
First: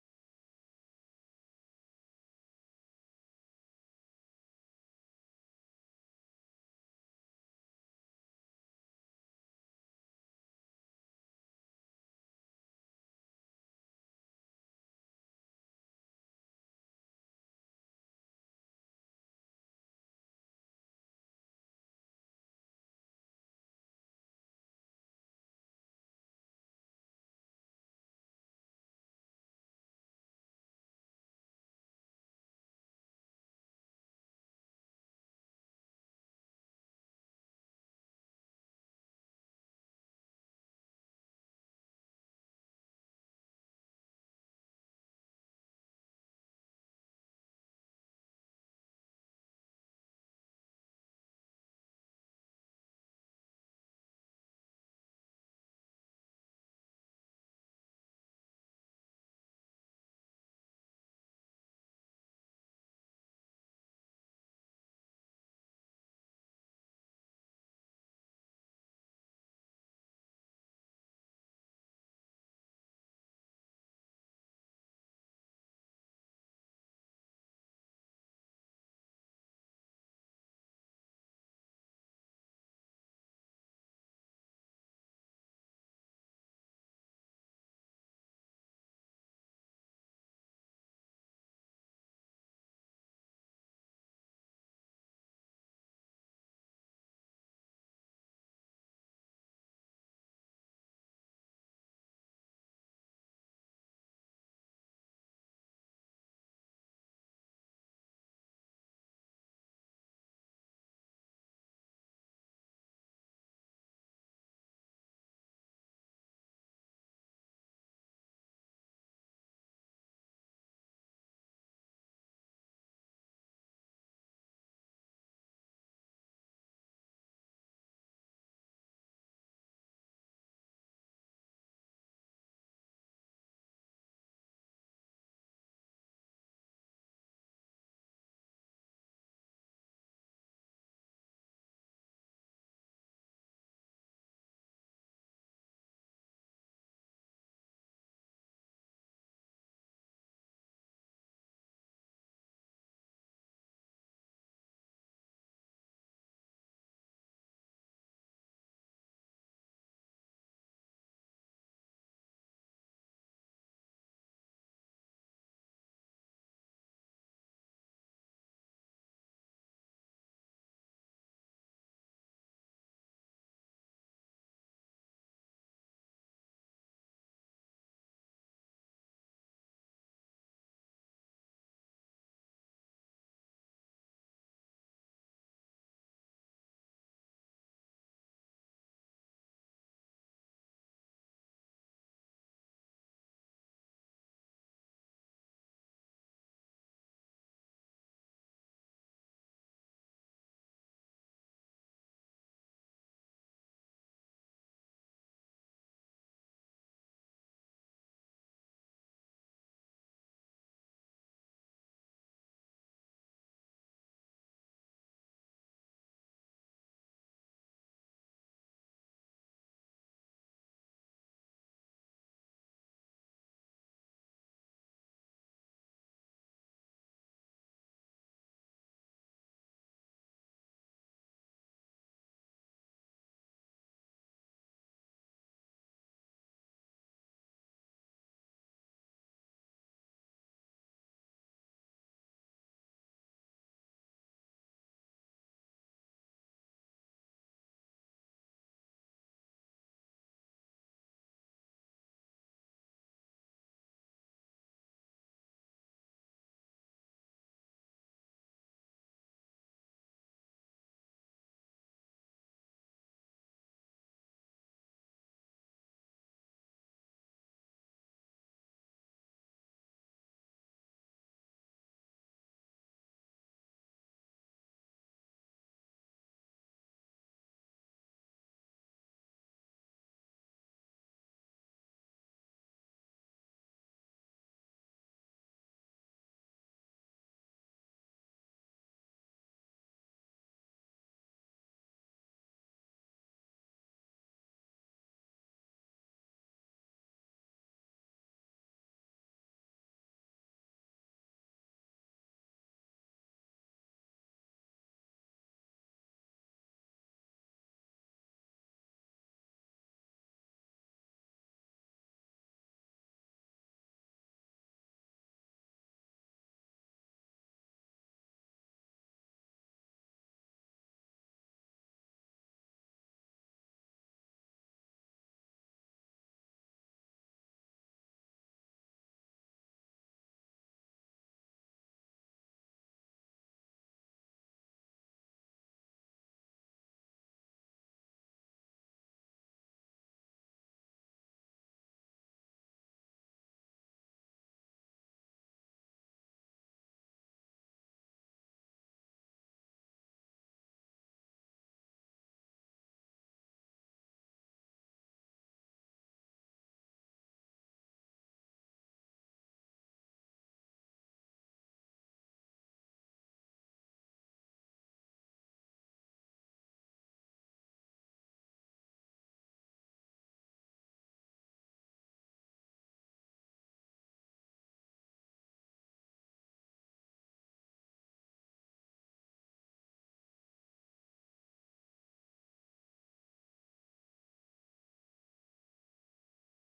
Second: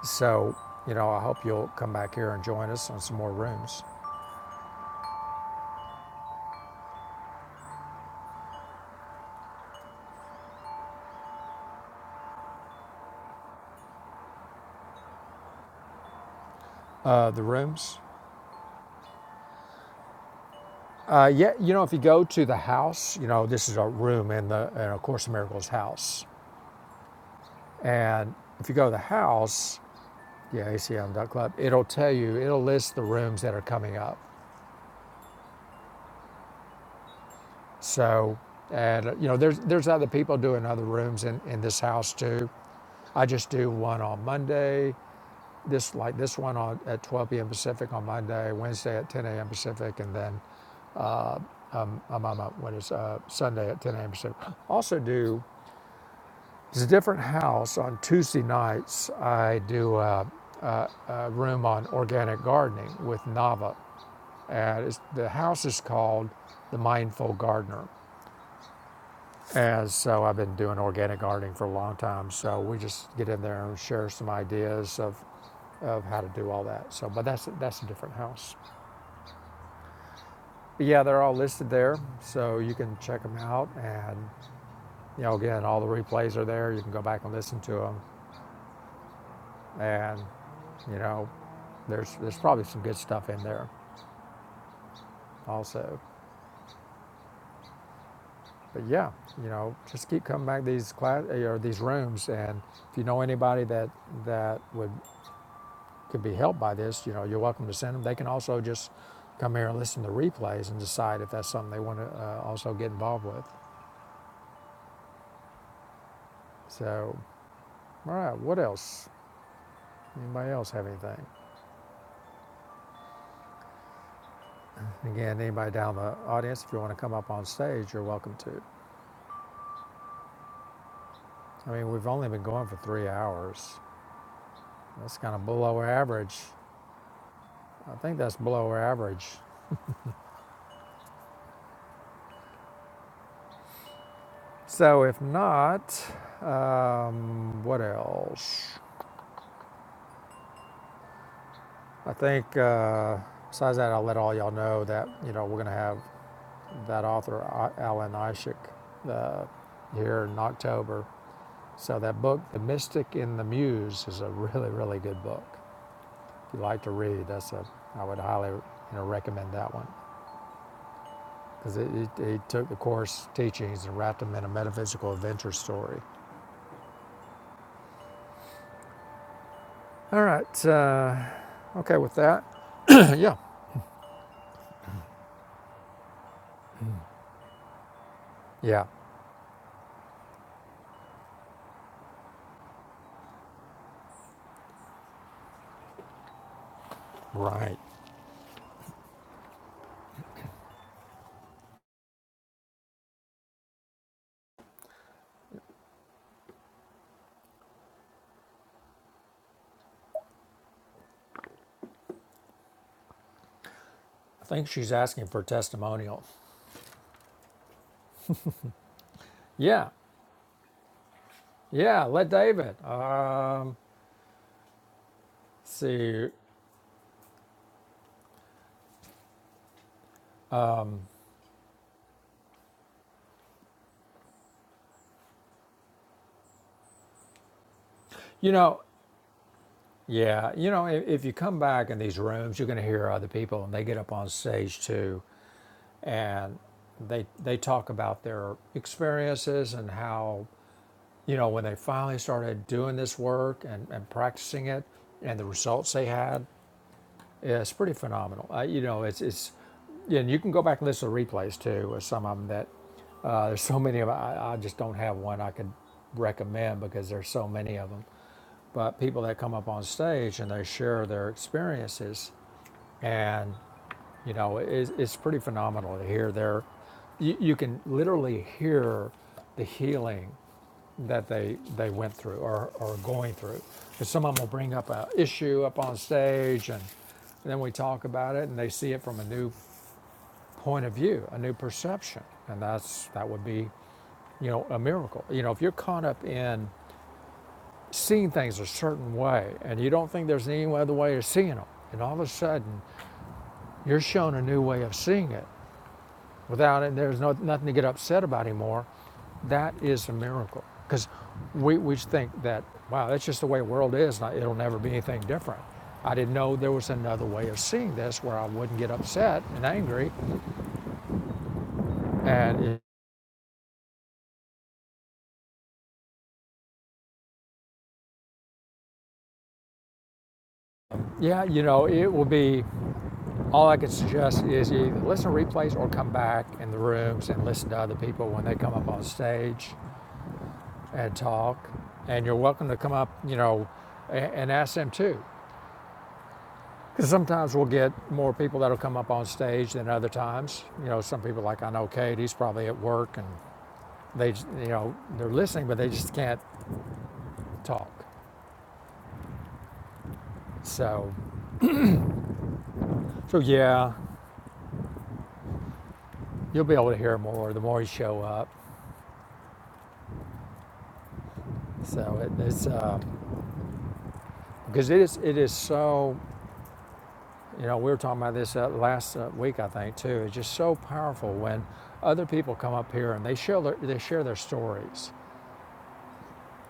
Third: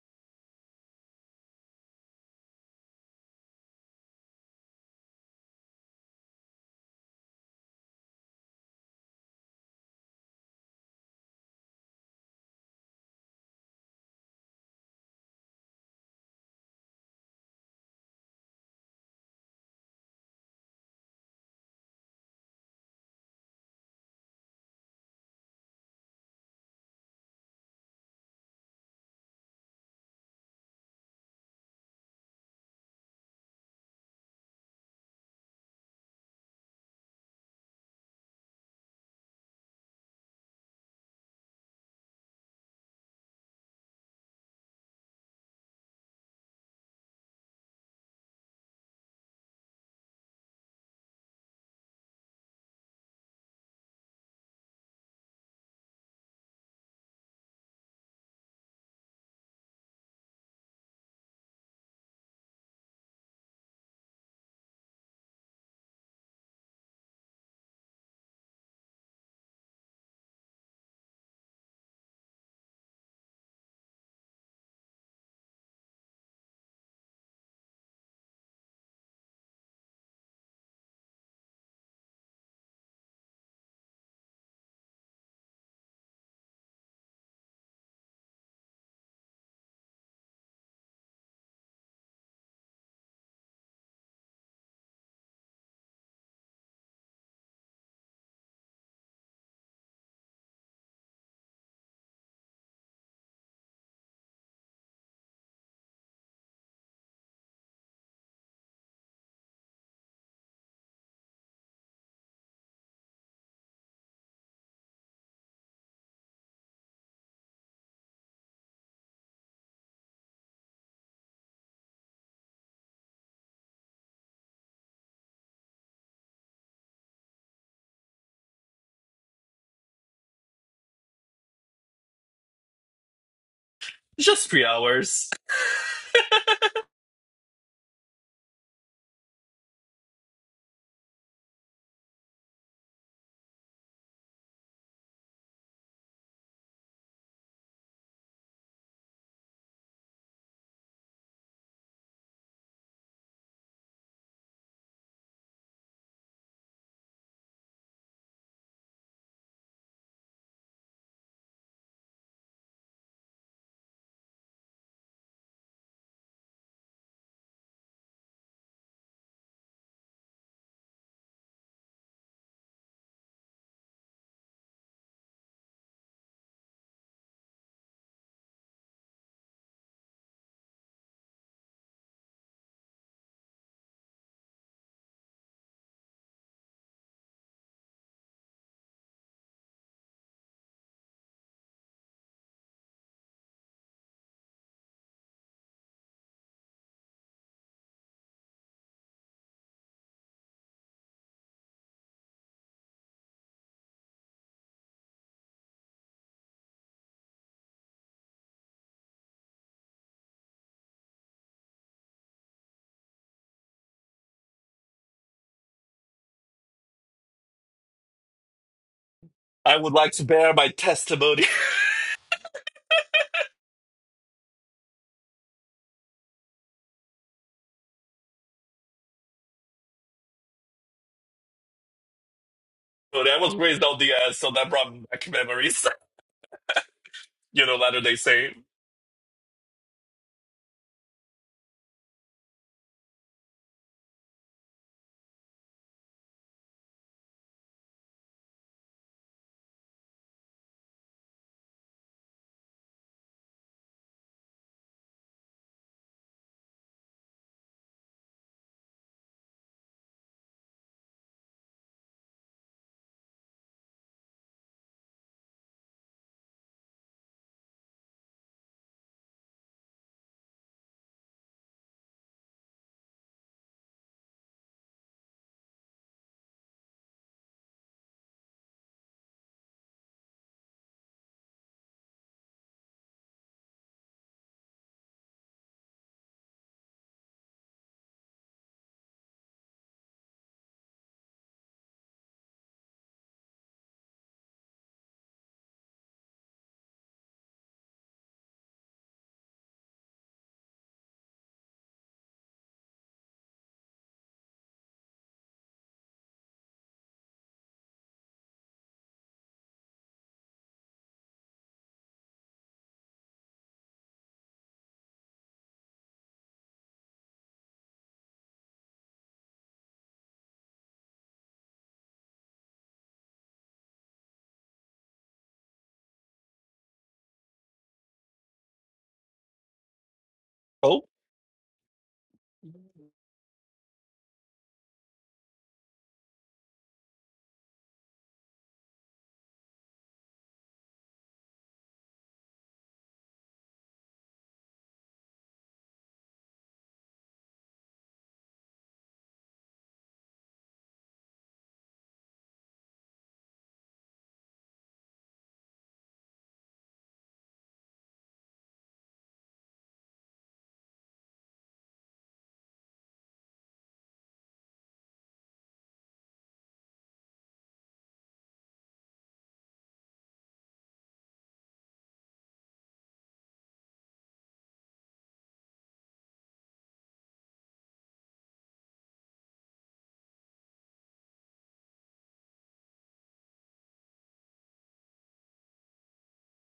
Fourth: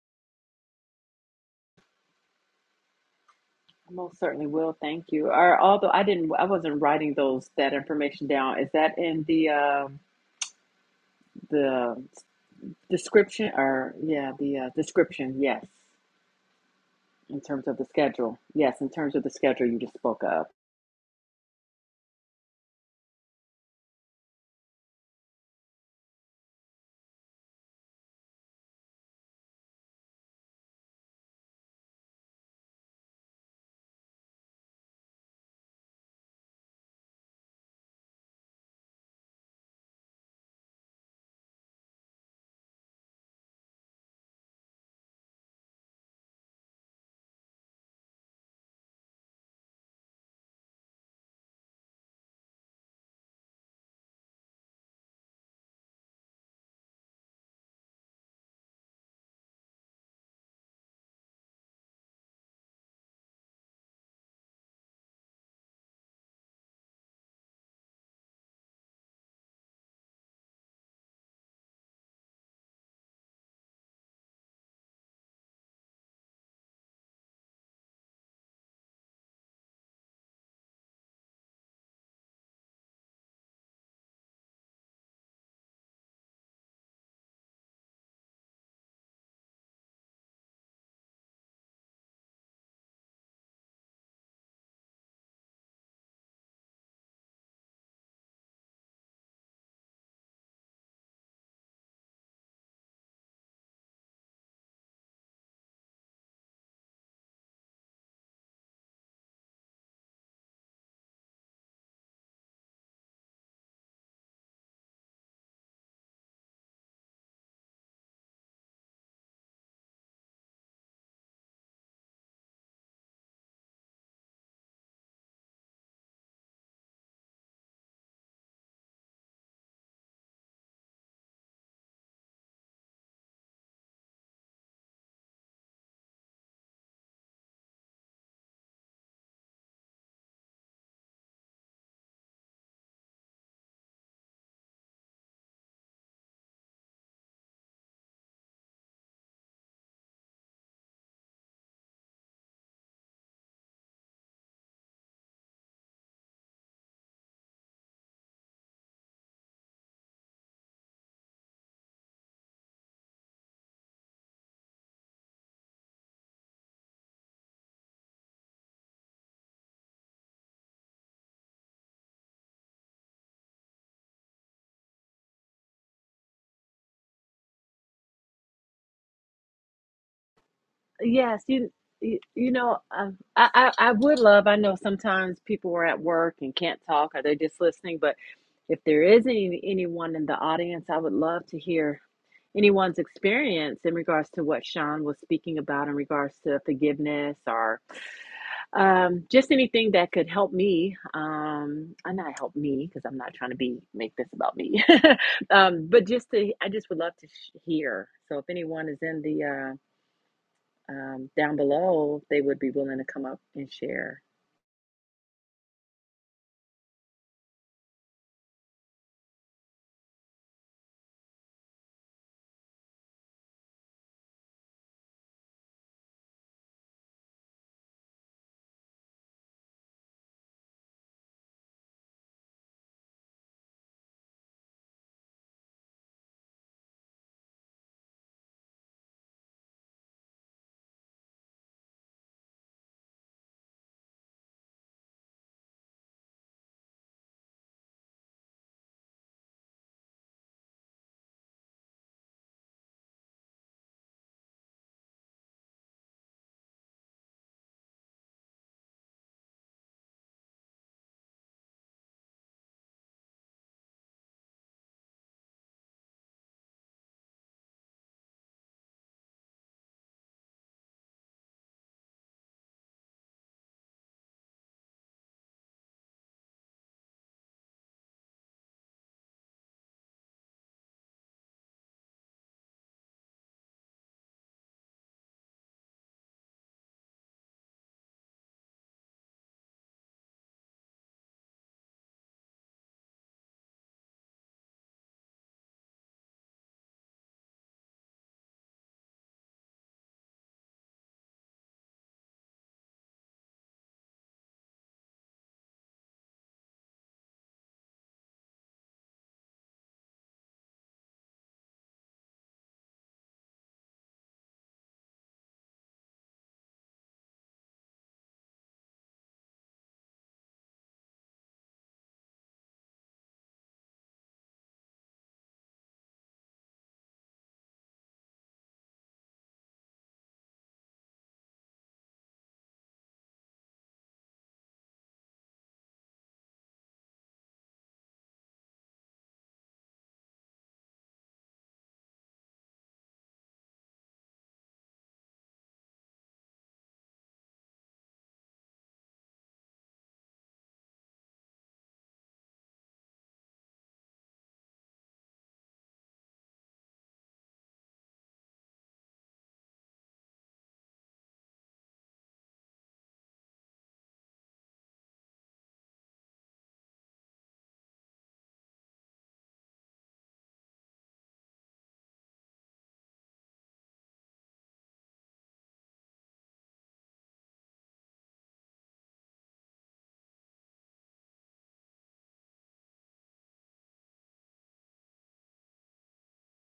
[SPEAKER 2] So, you know, I hope you'll come back here and join us on some more rooms.
[SPEAKER 4] I most certainly will. Thank you. Or although I didn't, I wasn't writing those that information down. Is that in the uh, the description or yeah the uh, description? Yes,
[SPEAKER 2] Uh,
[SPEAKER 4] in
[SPEAKER 2] the
[SPEAKER 4] terms of the
[SPEAKER 2] rooms.
[SPEAKER 4] schedule. Yes, in terms of the schedule you just spoke of.
[SPEAKER 2] Uh, yeah, you know, if you go to the house, you know, this is a room in the in a Course in Miracles house, and if you go to the house, yeah, club. it'll tell you, it'll list the rooms that are coming up. So, and uh, you know, there's there's other people doing other rooms in, in this house too. I just do one on Monday, this like this one on at 12 p.m. Pacific on Monday, Wednesday at 10 a.m. Pacific, and then I'm on my, what is uh, Sunday at 10 a.m. Pacific. Also do it's a different house on Tuesday nights. I do. Uh, uh, a room on organic gardening with Nava And it's, the house is called The Mindful Gardener. And so I've been doing organic gardening for a long time. So we just get in there and share some ideas of, of how to do all that. So, but that's, that's a different house. But yeah, they're all listed there. So you can check them out. And, you know, again, all the replays are there. You can go back and listen to them. And, you know, there's, there's probably some good stuff in there also. But yeah, you know, just keep coming back to these class or these rooms, and if you know anybody that that would could be helped by this, you know, you're welcome to send them. They can also just come here and listen to replays and decide if that's something they want to uh, also get involved with. So, all right, what else? Anybody else have anything? Again, anybody down the audience, if you want to come up on stage, you're welcome to. I mean, we've only been going for three hours.
[SPEAKER 3] Just three
[SPEAKER 2] That's
[SPEAKER 3] hours.
[SPEAKER 2] kind of below average. I think that's below average So if not, um, what else? I think uh, besides that, I'll let all y'all know that you know we're going to have that author Alan Ishik uh, here in October. So that book, The Mystic in the Muse, is a really really good book. If you like to read, that's a I would highly you know recommend that one because it, it, it took the course teachings and wrapped them in a metaphysical adventure story. All right. Uh,
[SPEAKER 4] Yes, you
[SPEAKER 2] okay, with
[SPEAKER 4] you,
[SPEAKER 2] that,
[SPEAKER 4] you know, um,
[SPEAKER 2] yeah,
[SPEAKER 4] I, I I would love. I know sometimes people are at work and can't talk, or they're just listening. But if
[SPEAKER 2] yeah.
[SPEAKER 4] there is any anyone in the audience, I would love to hear anyone's experience in regards to what Sean was speaking about in regards to forgiveness
[SPEAKER 2] Right.
[SPEAKER 4] or um, just anything that could help me. Um, and not help me because I'm not trying to be make this about me. um, but just to, I just would love to sh- hear. So if anyone is in the uh, um, down below if they would be willing to come up and share.
[SPEAKER 2] I think she's asking for a testimonial.
[SPEAKER 3] I
[SPEAKER 2] Yeah.
[SPEAKER 3] would like to bear my testimony.
[SPEAKER 2] Yeah. Let David. Um, see,
[SPEAKER 3] But I was raised on the ass, so that brought back memories. You know, Latter Day
[SPEAKER 2] you
[SPEAKER 3] Saint.
[SPEAKER 2] know, yeah, you know, if, if you come back in these rooms, you're going to hear other people and they get up on stage too. And they, they talk about their experiences and how, you know, when they finally started doing this work and, and practicing it and the results they had. Yeah, it's pretty phenomenal. Uh, you know, it's it's, yeah, and you can go back and listen to replays too. Or some of them that uh, there's so many of 'em, I, I just don't have one I could recommend because there's so many of them. But people that come up on stage and they share their experiences, and you know, it's, it's pretty phenomenal to hear their. You, you can literally hear the healing that they they went through or or are going through. Because some of them will bring up an issue up on stage, and, and then we talk about it, and they see it from a new point of view, a new perception, and that's that would be, you know, a miracle. You know, if you're caught up in seeing things a certain way, and you don't think there's any other way of seeing them, and all of a sudden you're shown a new way of seeing it, without it, there's no, nothing to get upset about anymore. That is a miracle. Because we, we think that, wow, that's just the way the world is, like, it'll never be anything different. I didn't know there was another way of seeing this where I wouldn't get upset and angry. And it-
[SPEAKER 3] Oh,
[SPEAKER 2] yeah, you know, it will be all I can suggest is either listen to replays or come back in the rooms and listen to other people when they come up on stage and talk. And you're welcome to come up, you know, a- and ask them too. Because sometimes we'll get more people that'll come up on stage than other times. You know, some people like I know Kate, he's probably at work and they, you know, they're listening, but they just can't talk. So, so yeah, you'll be able to hear more the more you show up. So it, it's uh, because it is it is so. You know, we were talking about this uh, last uh, week, I think, too. It's just so powerful when other people come up here and they share their, they share their stories.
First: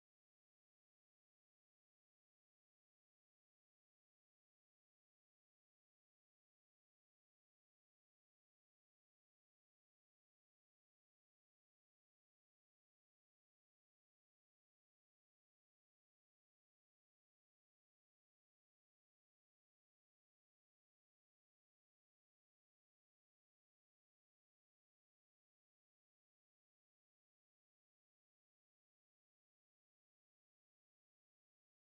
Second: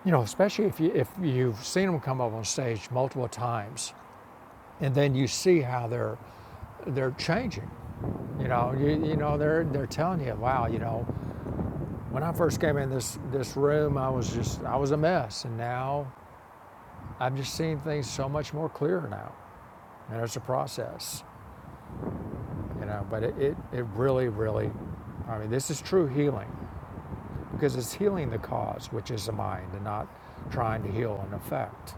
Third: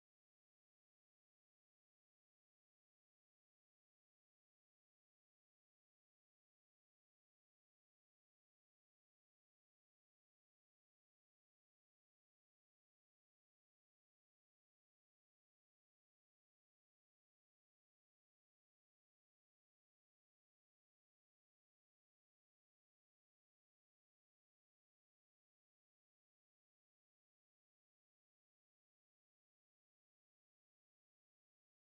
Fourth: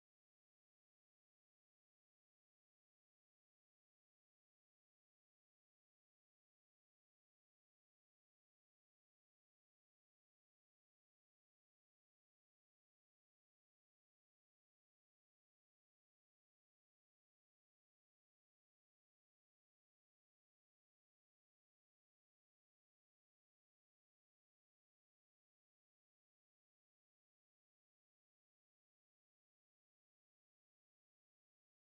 [SPEAKER 2] You know, especially if you if you've seen them come up on stage multiple times and then you see how they're they're changing. You know, you, you know they're they're telling you, wow, you know, when I first came in this this room, I was just I was a mess, and now I'm just seeing things so much more clearer now. And it's a process, you know, but it, it, it really, really, I mean, this is true healing because it's healing the cause, which is the mind, and not trying to heal an effect,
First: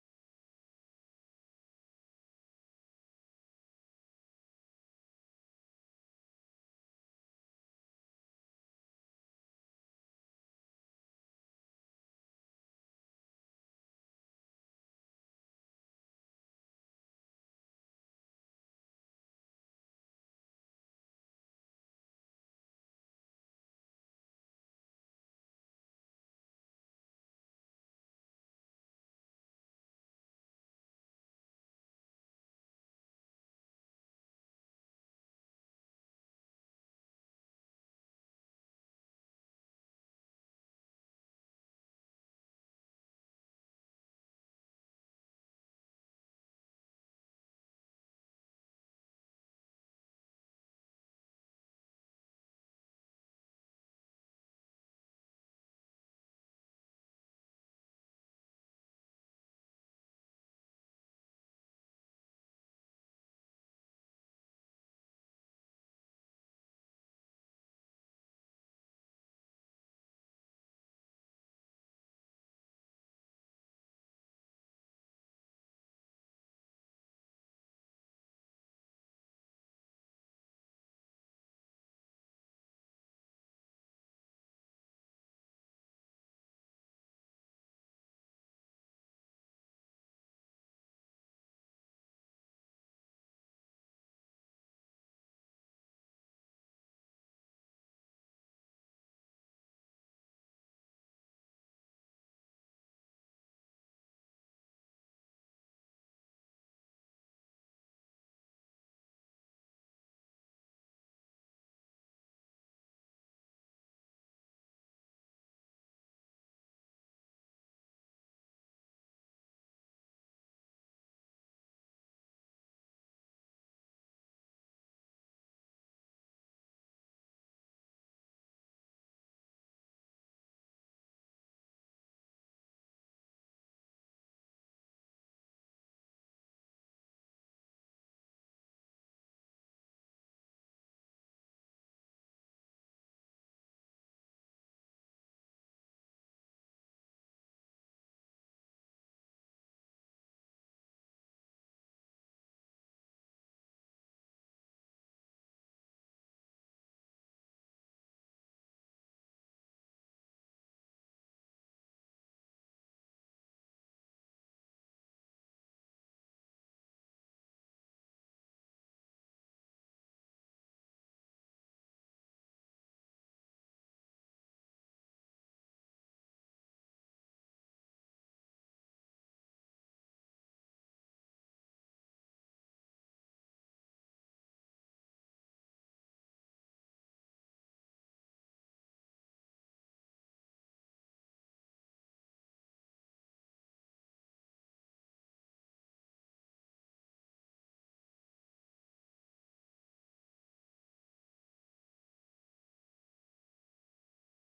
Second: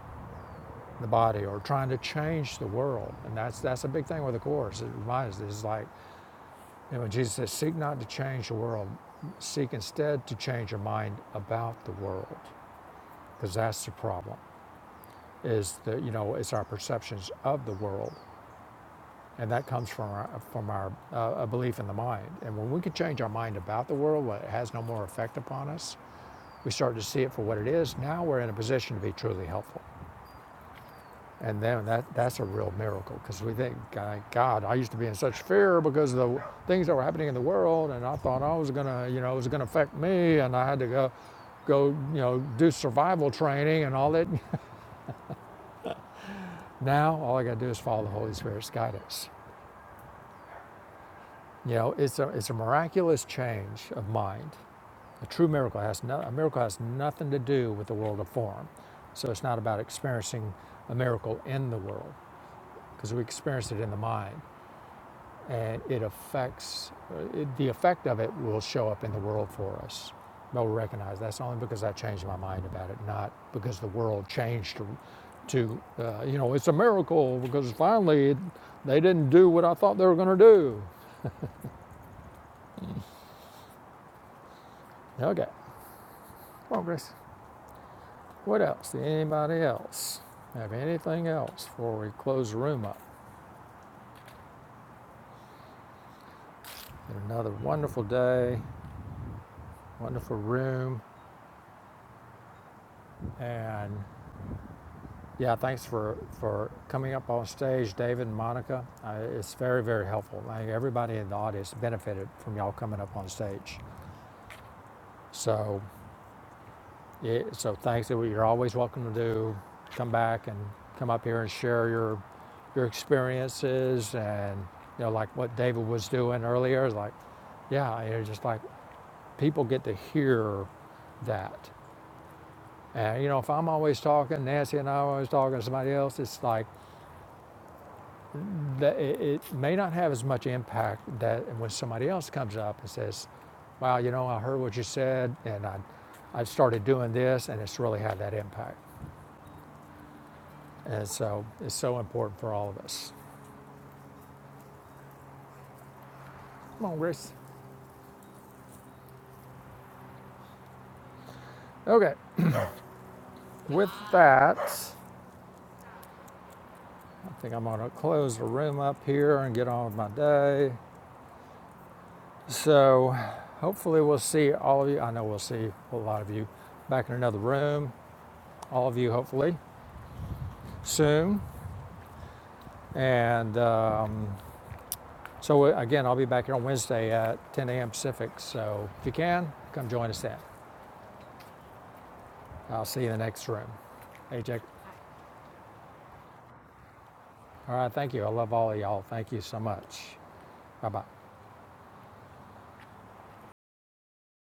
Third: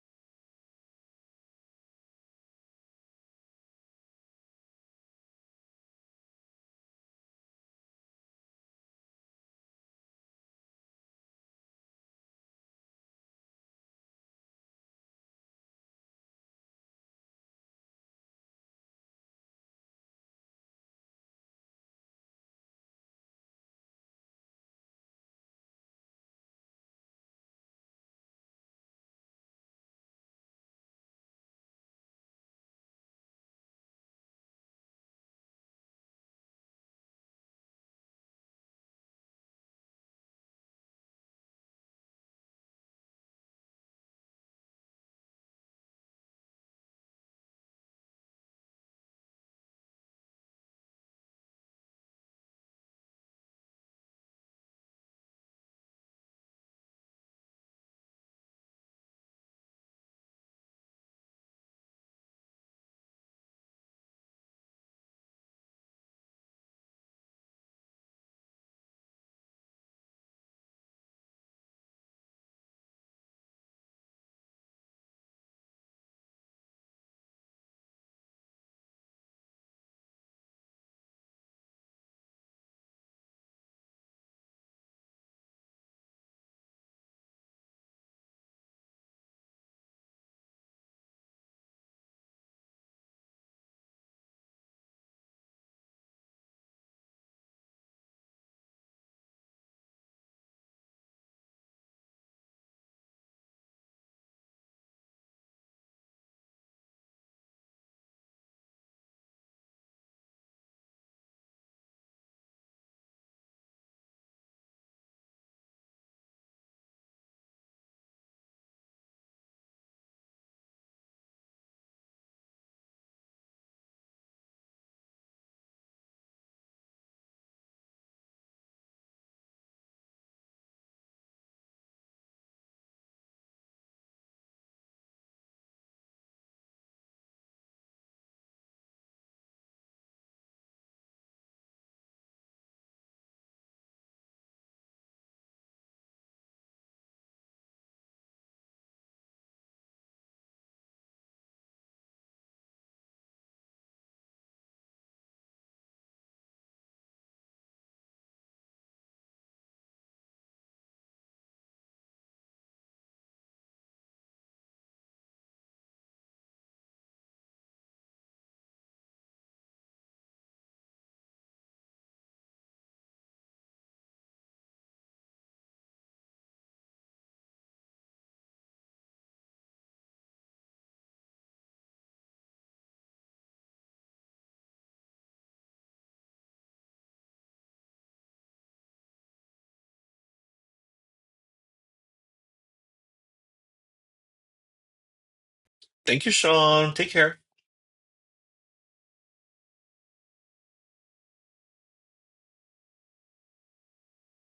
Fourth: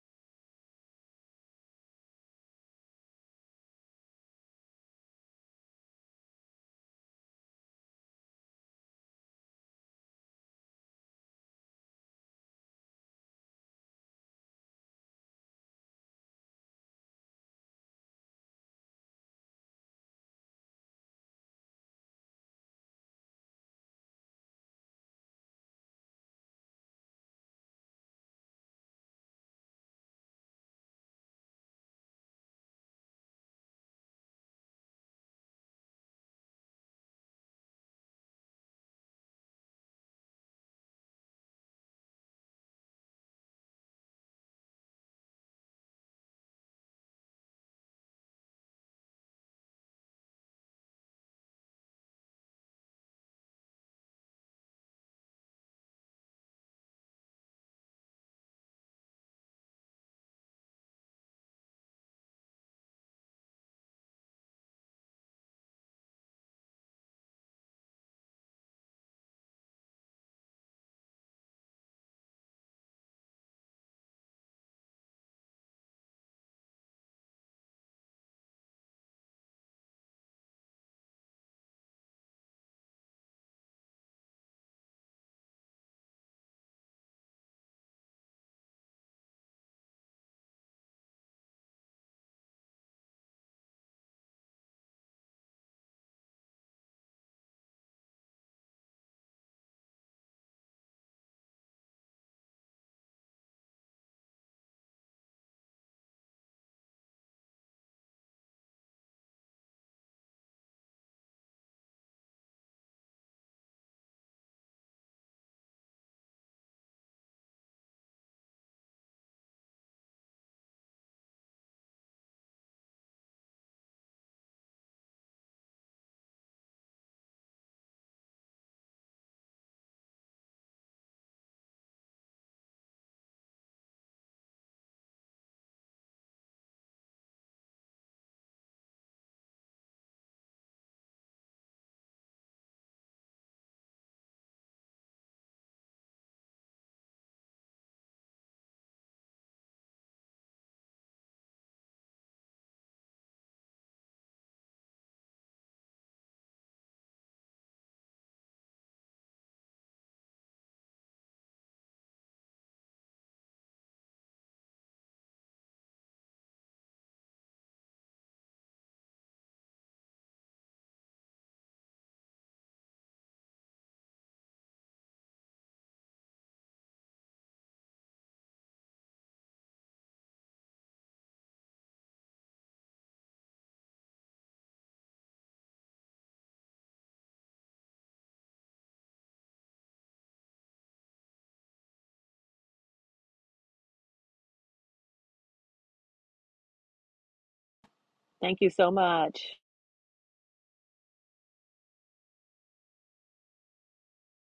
[SPEAKER 2] the body, or trying to change the world. And that's that's a big thing with the course. It reminds us, it's like And when Jesus says, Seek not to change the world, seek instead to change your mind about the world, because that's the problem. Is that you know it's our perceptions of the world, and that comes from our from our uh, a belief in the mind. And when we can change our mind about the world, when it has no more effect upon us, we start to see it for what it is. Now we're in a position to be truly helpful. And then that, that's a real miracle because we think, God, I used to be in such fear because of the things that were happening in the world, and I thought I was gonna, you know, it was gonna affect me, and I had to go, go, you know, do survival training and all that. now all I got to do is follow the Holy Spirit's guidance. You know, it's a it's a miraculous change of mind. A true miracle has no, a miracle has nothing to do with the world of form. So it's not about experiencing a miracle in the world because we experience it in the mind. and it affects it, the effect of it will show up in the world for us. They'll recognize that's only because I changed my mind about it, not because the world changed to, to uh, you know, it's a miracle because finally it, they didn't do what I thought they were going to do. Okay, progress. What else? Anybody else have anything else before we close the room up? Another wonderful day, wonderful room, and Yeah, thanks for, for coming up on stage, David and Monica. Uh, it's very, very helpful. I think everybody in the audience benefited from y'all coming up on stage. So, it, so thanks. You're always welcome to do. Come back and come up here and share your your experiences and you know like what David was doing earlier. Like, yeah, you know, just like people get to hear that. And you know, if I'm always talking, Nancy and I are always talking to somebody else, it's like that it, it may not have as much impact that when somebody else comes up and says, "Wow, you know, I heard what you said, and I, I started doing this, and it's really had that impact." And so it's so important for all of us. Come on, Grace. Okay, with that, I think I'm gonna close the room up here and get on with my day. So hopefully we'll see all of you. I know we'll see a lot of you back in another room. All of you, hopefully, soon. And. Um, So uh, again, I'll be back here on Wednesday at 10 a.m. Pacific. So if you can, come join us then. I'll see you in the next room. Hey, Jake.
[SPEAKER 3] thank you, Sean. Take care.
[SPEAKER 2] All right. Thank you. I love
[SPEAKER 4] Thank you
[SPEAKER 2] all of
[SPEAKER 4] so
[SPEAKER 2] y'all. Thank you
[SPEAKER 4] much.
[SPEAKER 2] so much. Bye bye.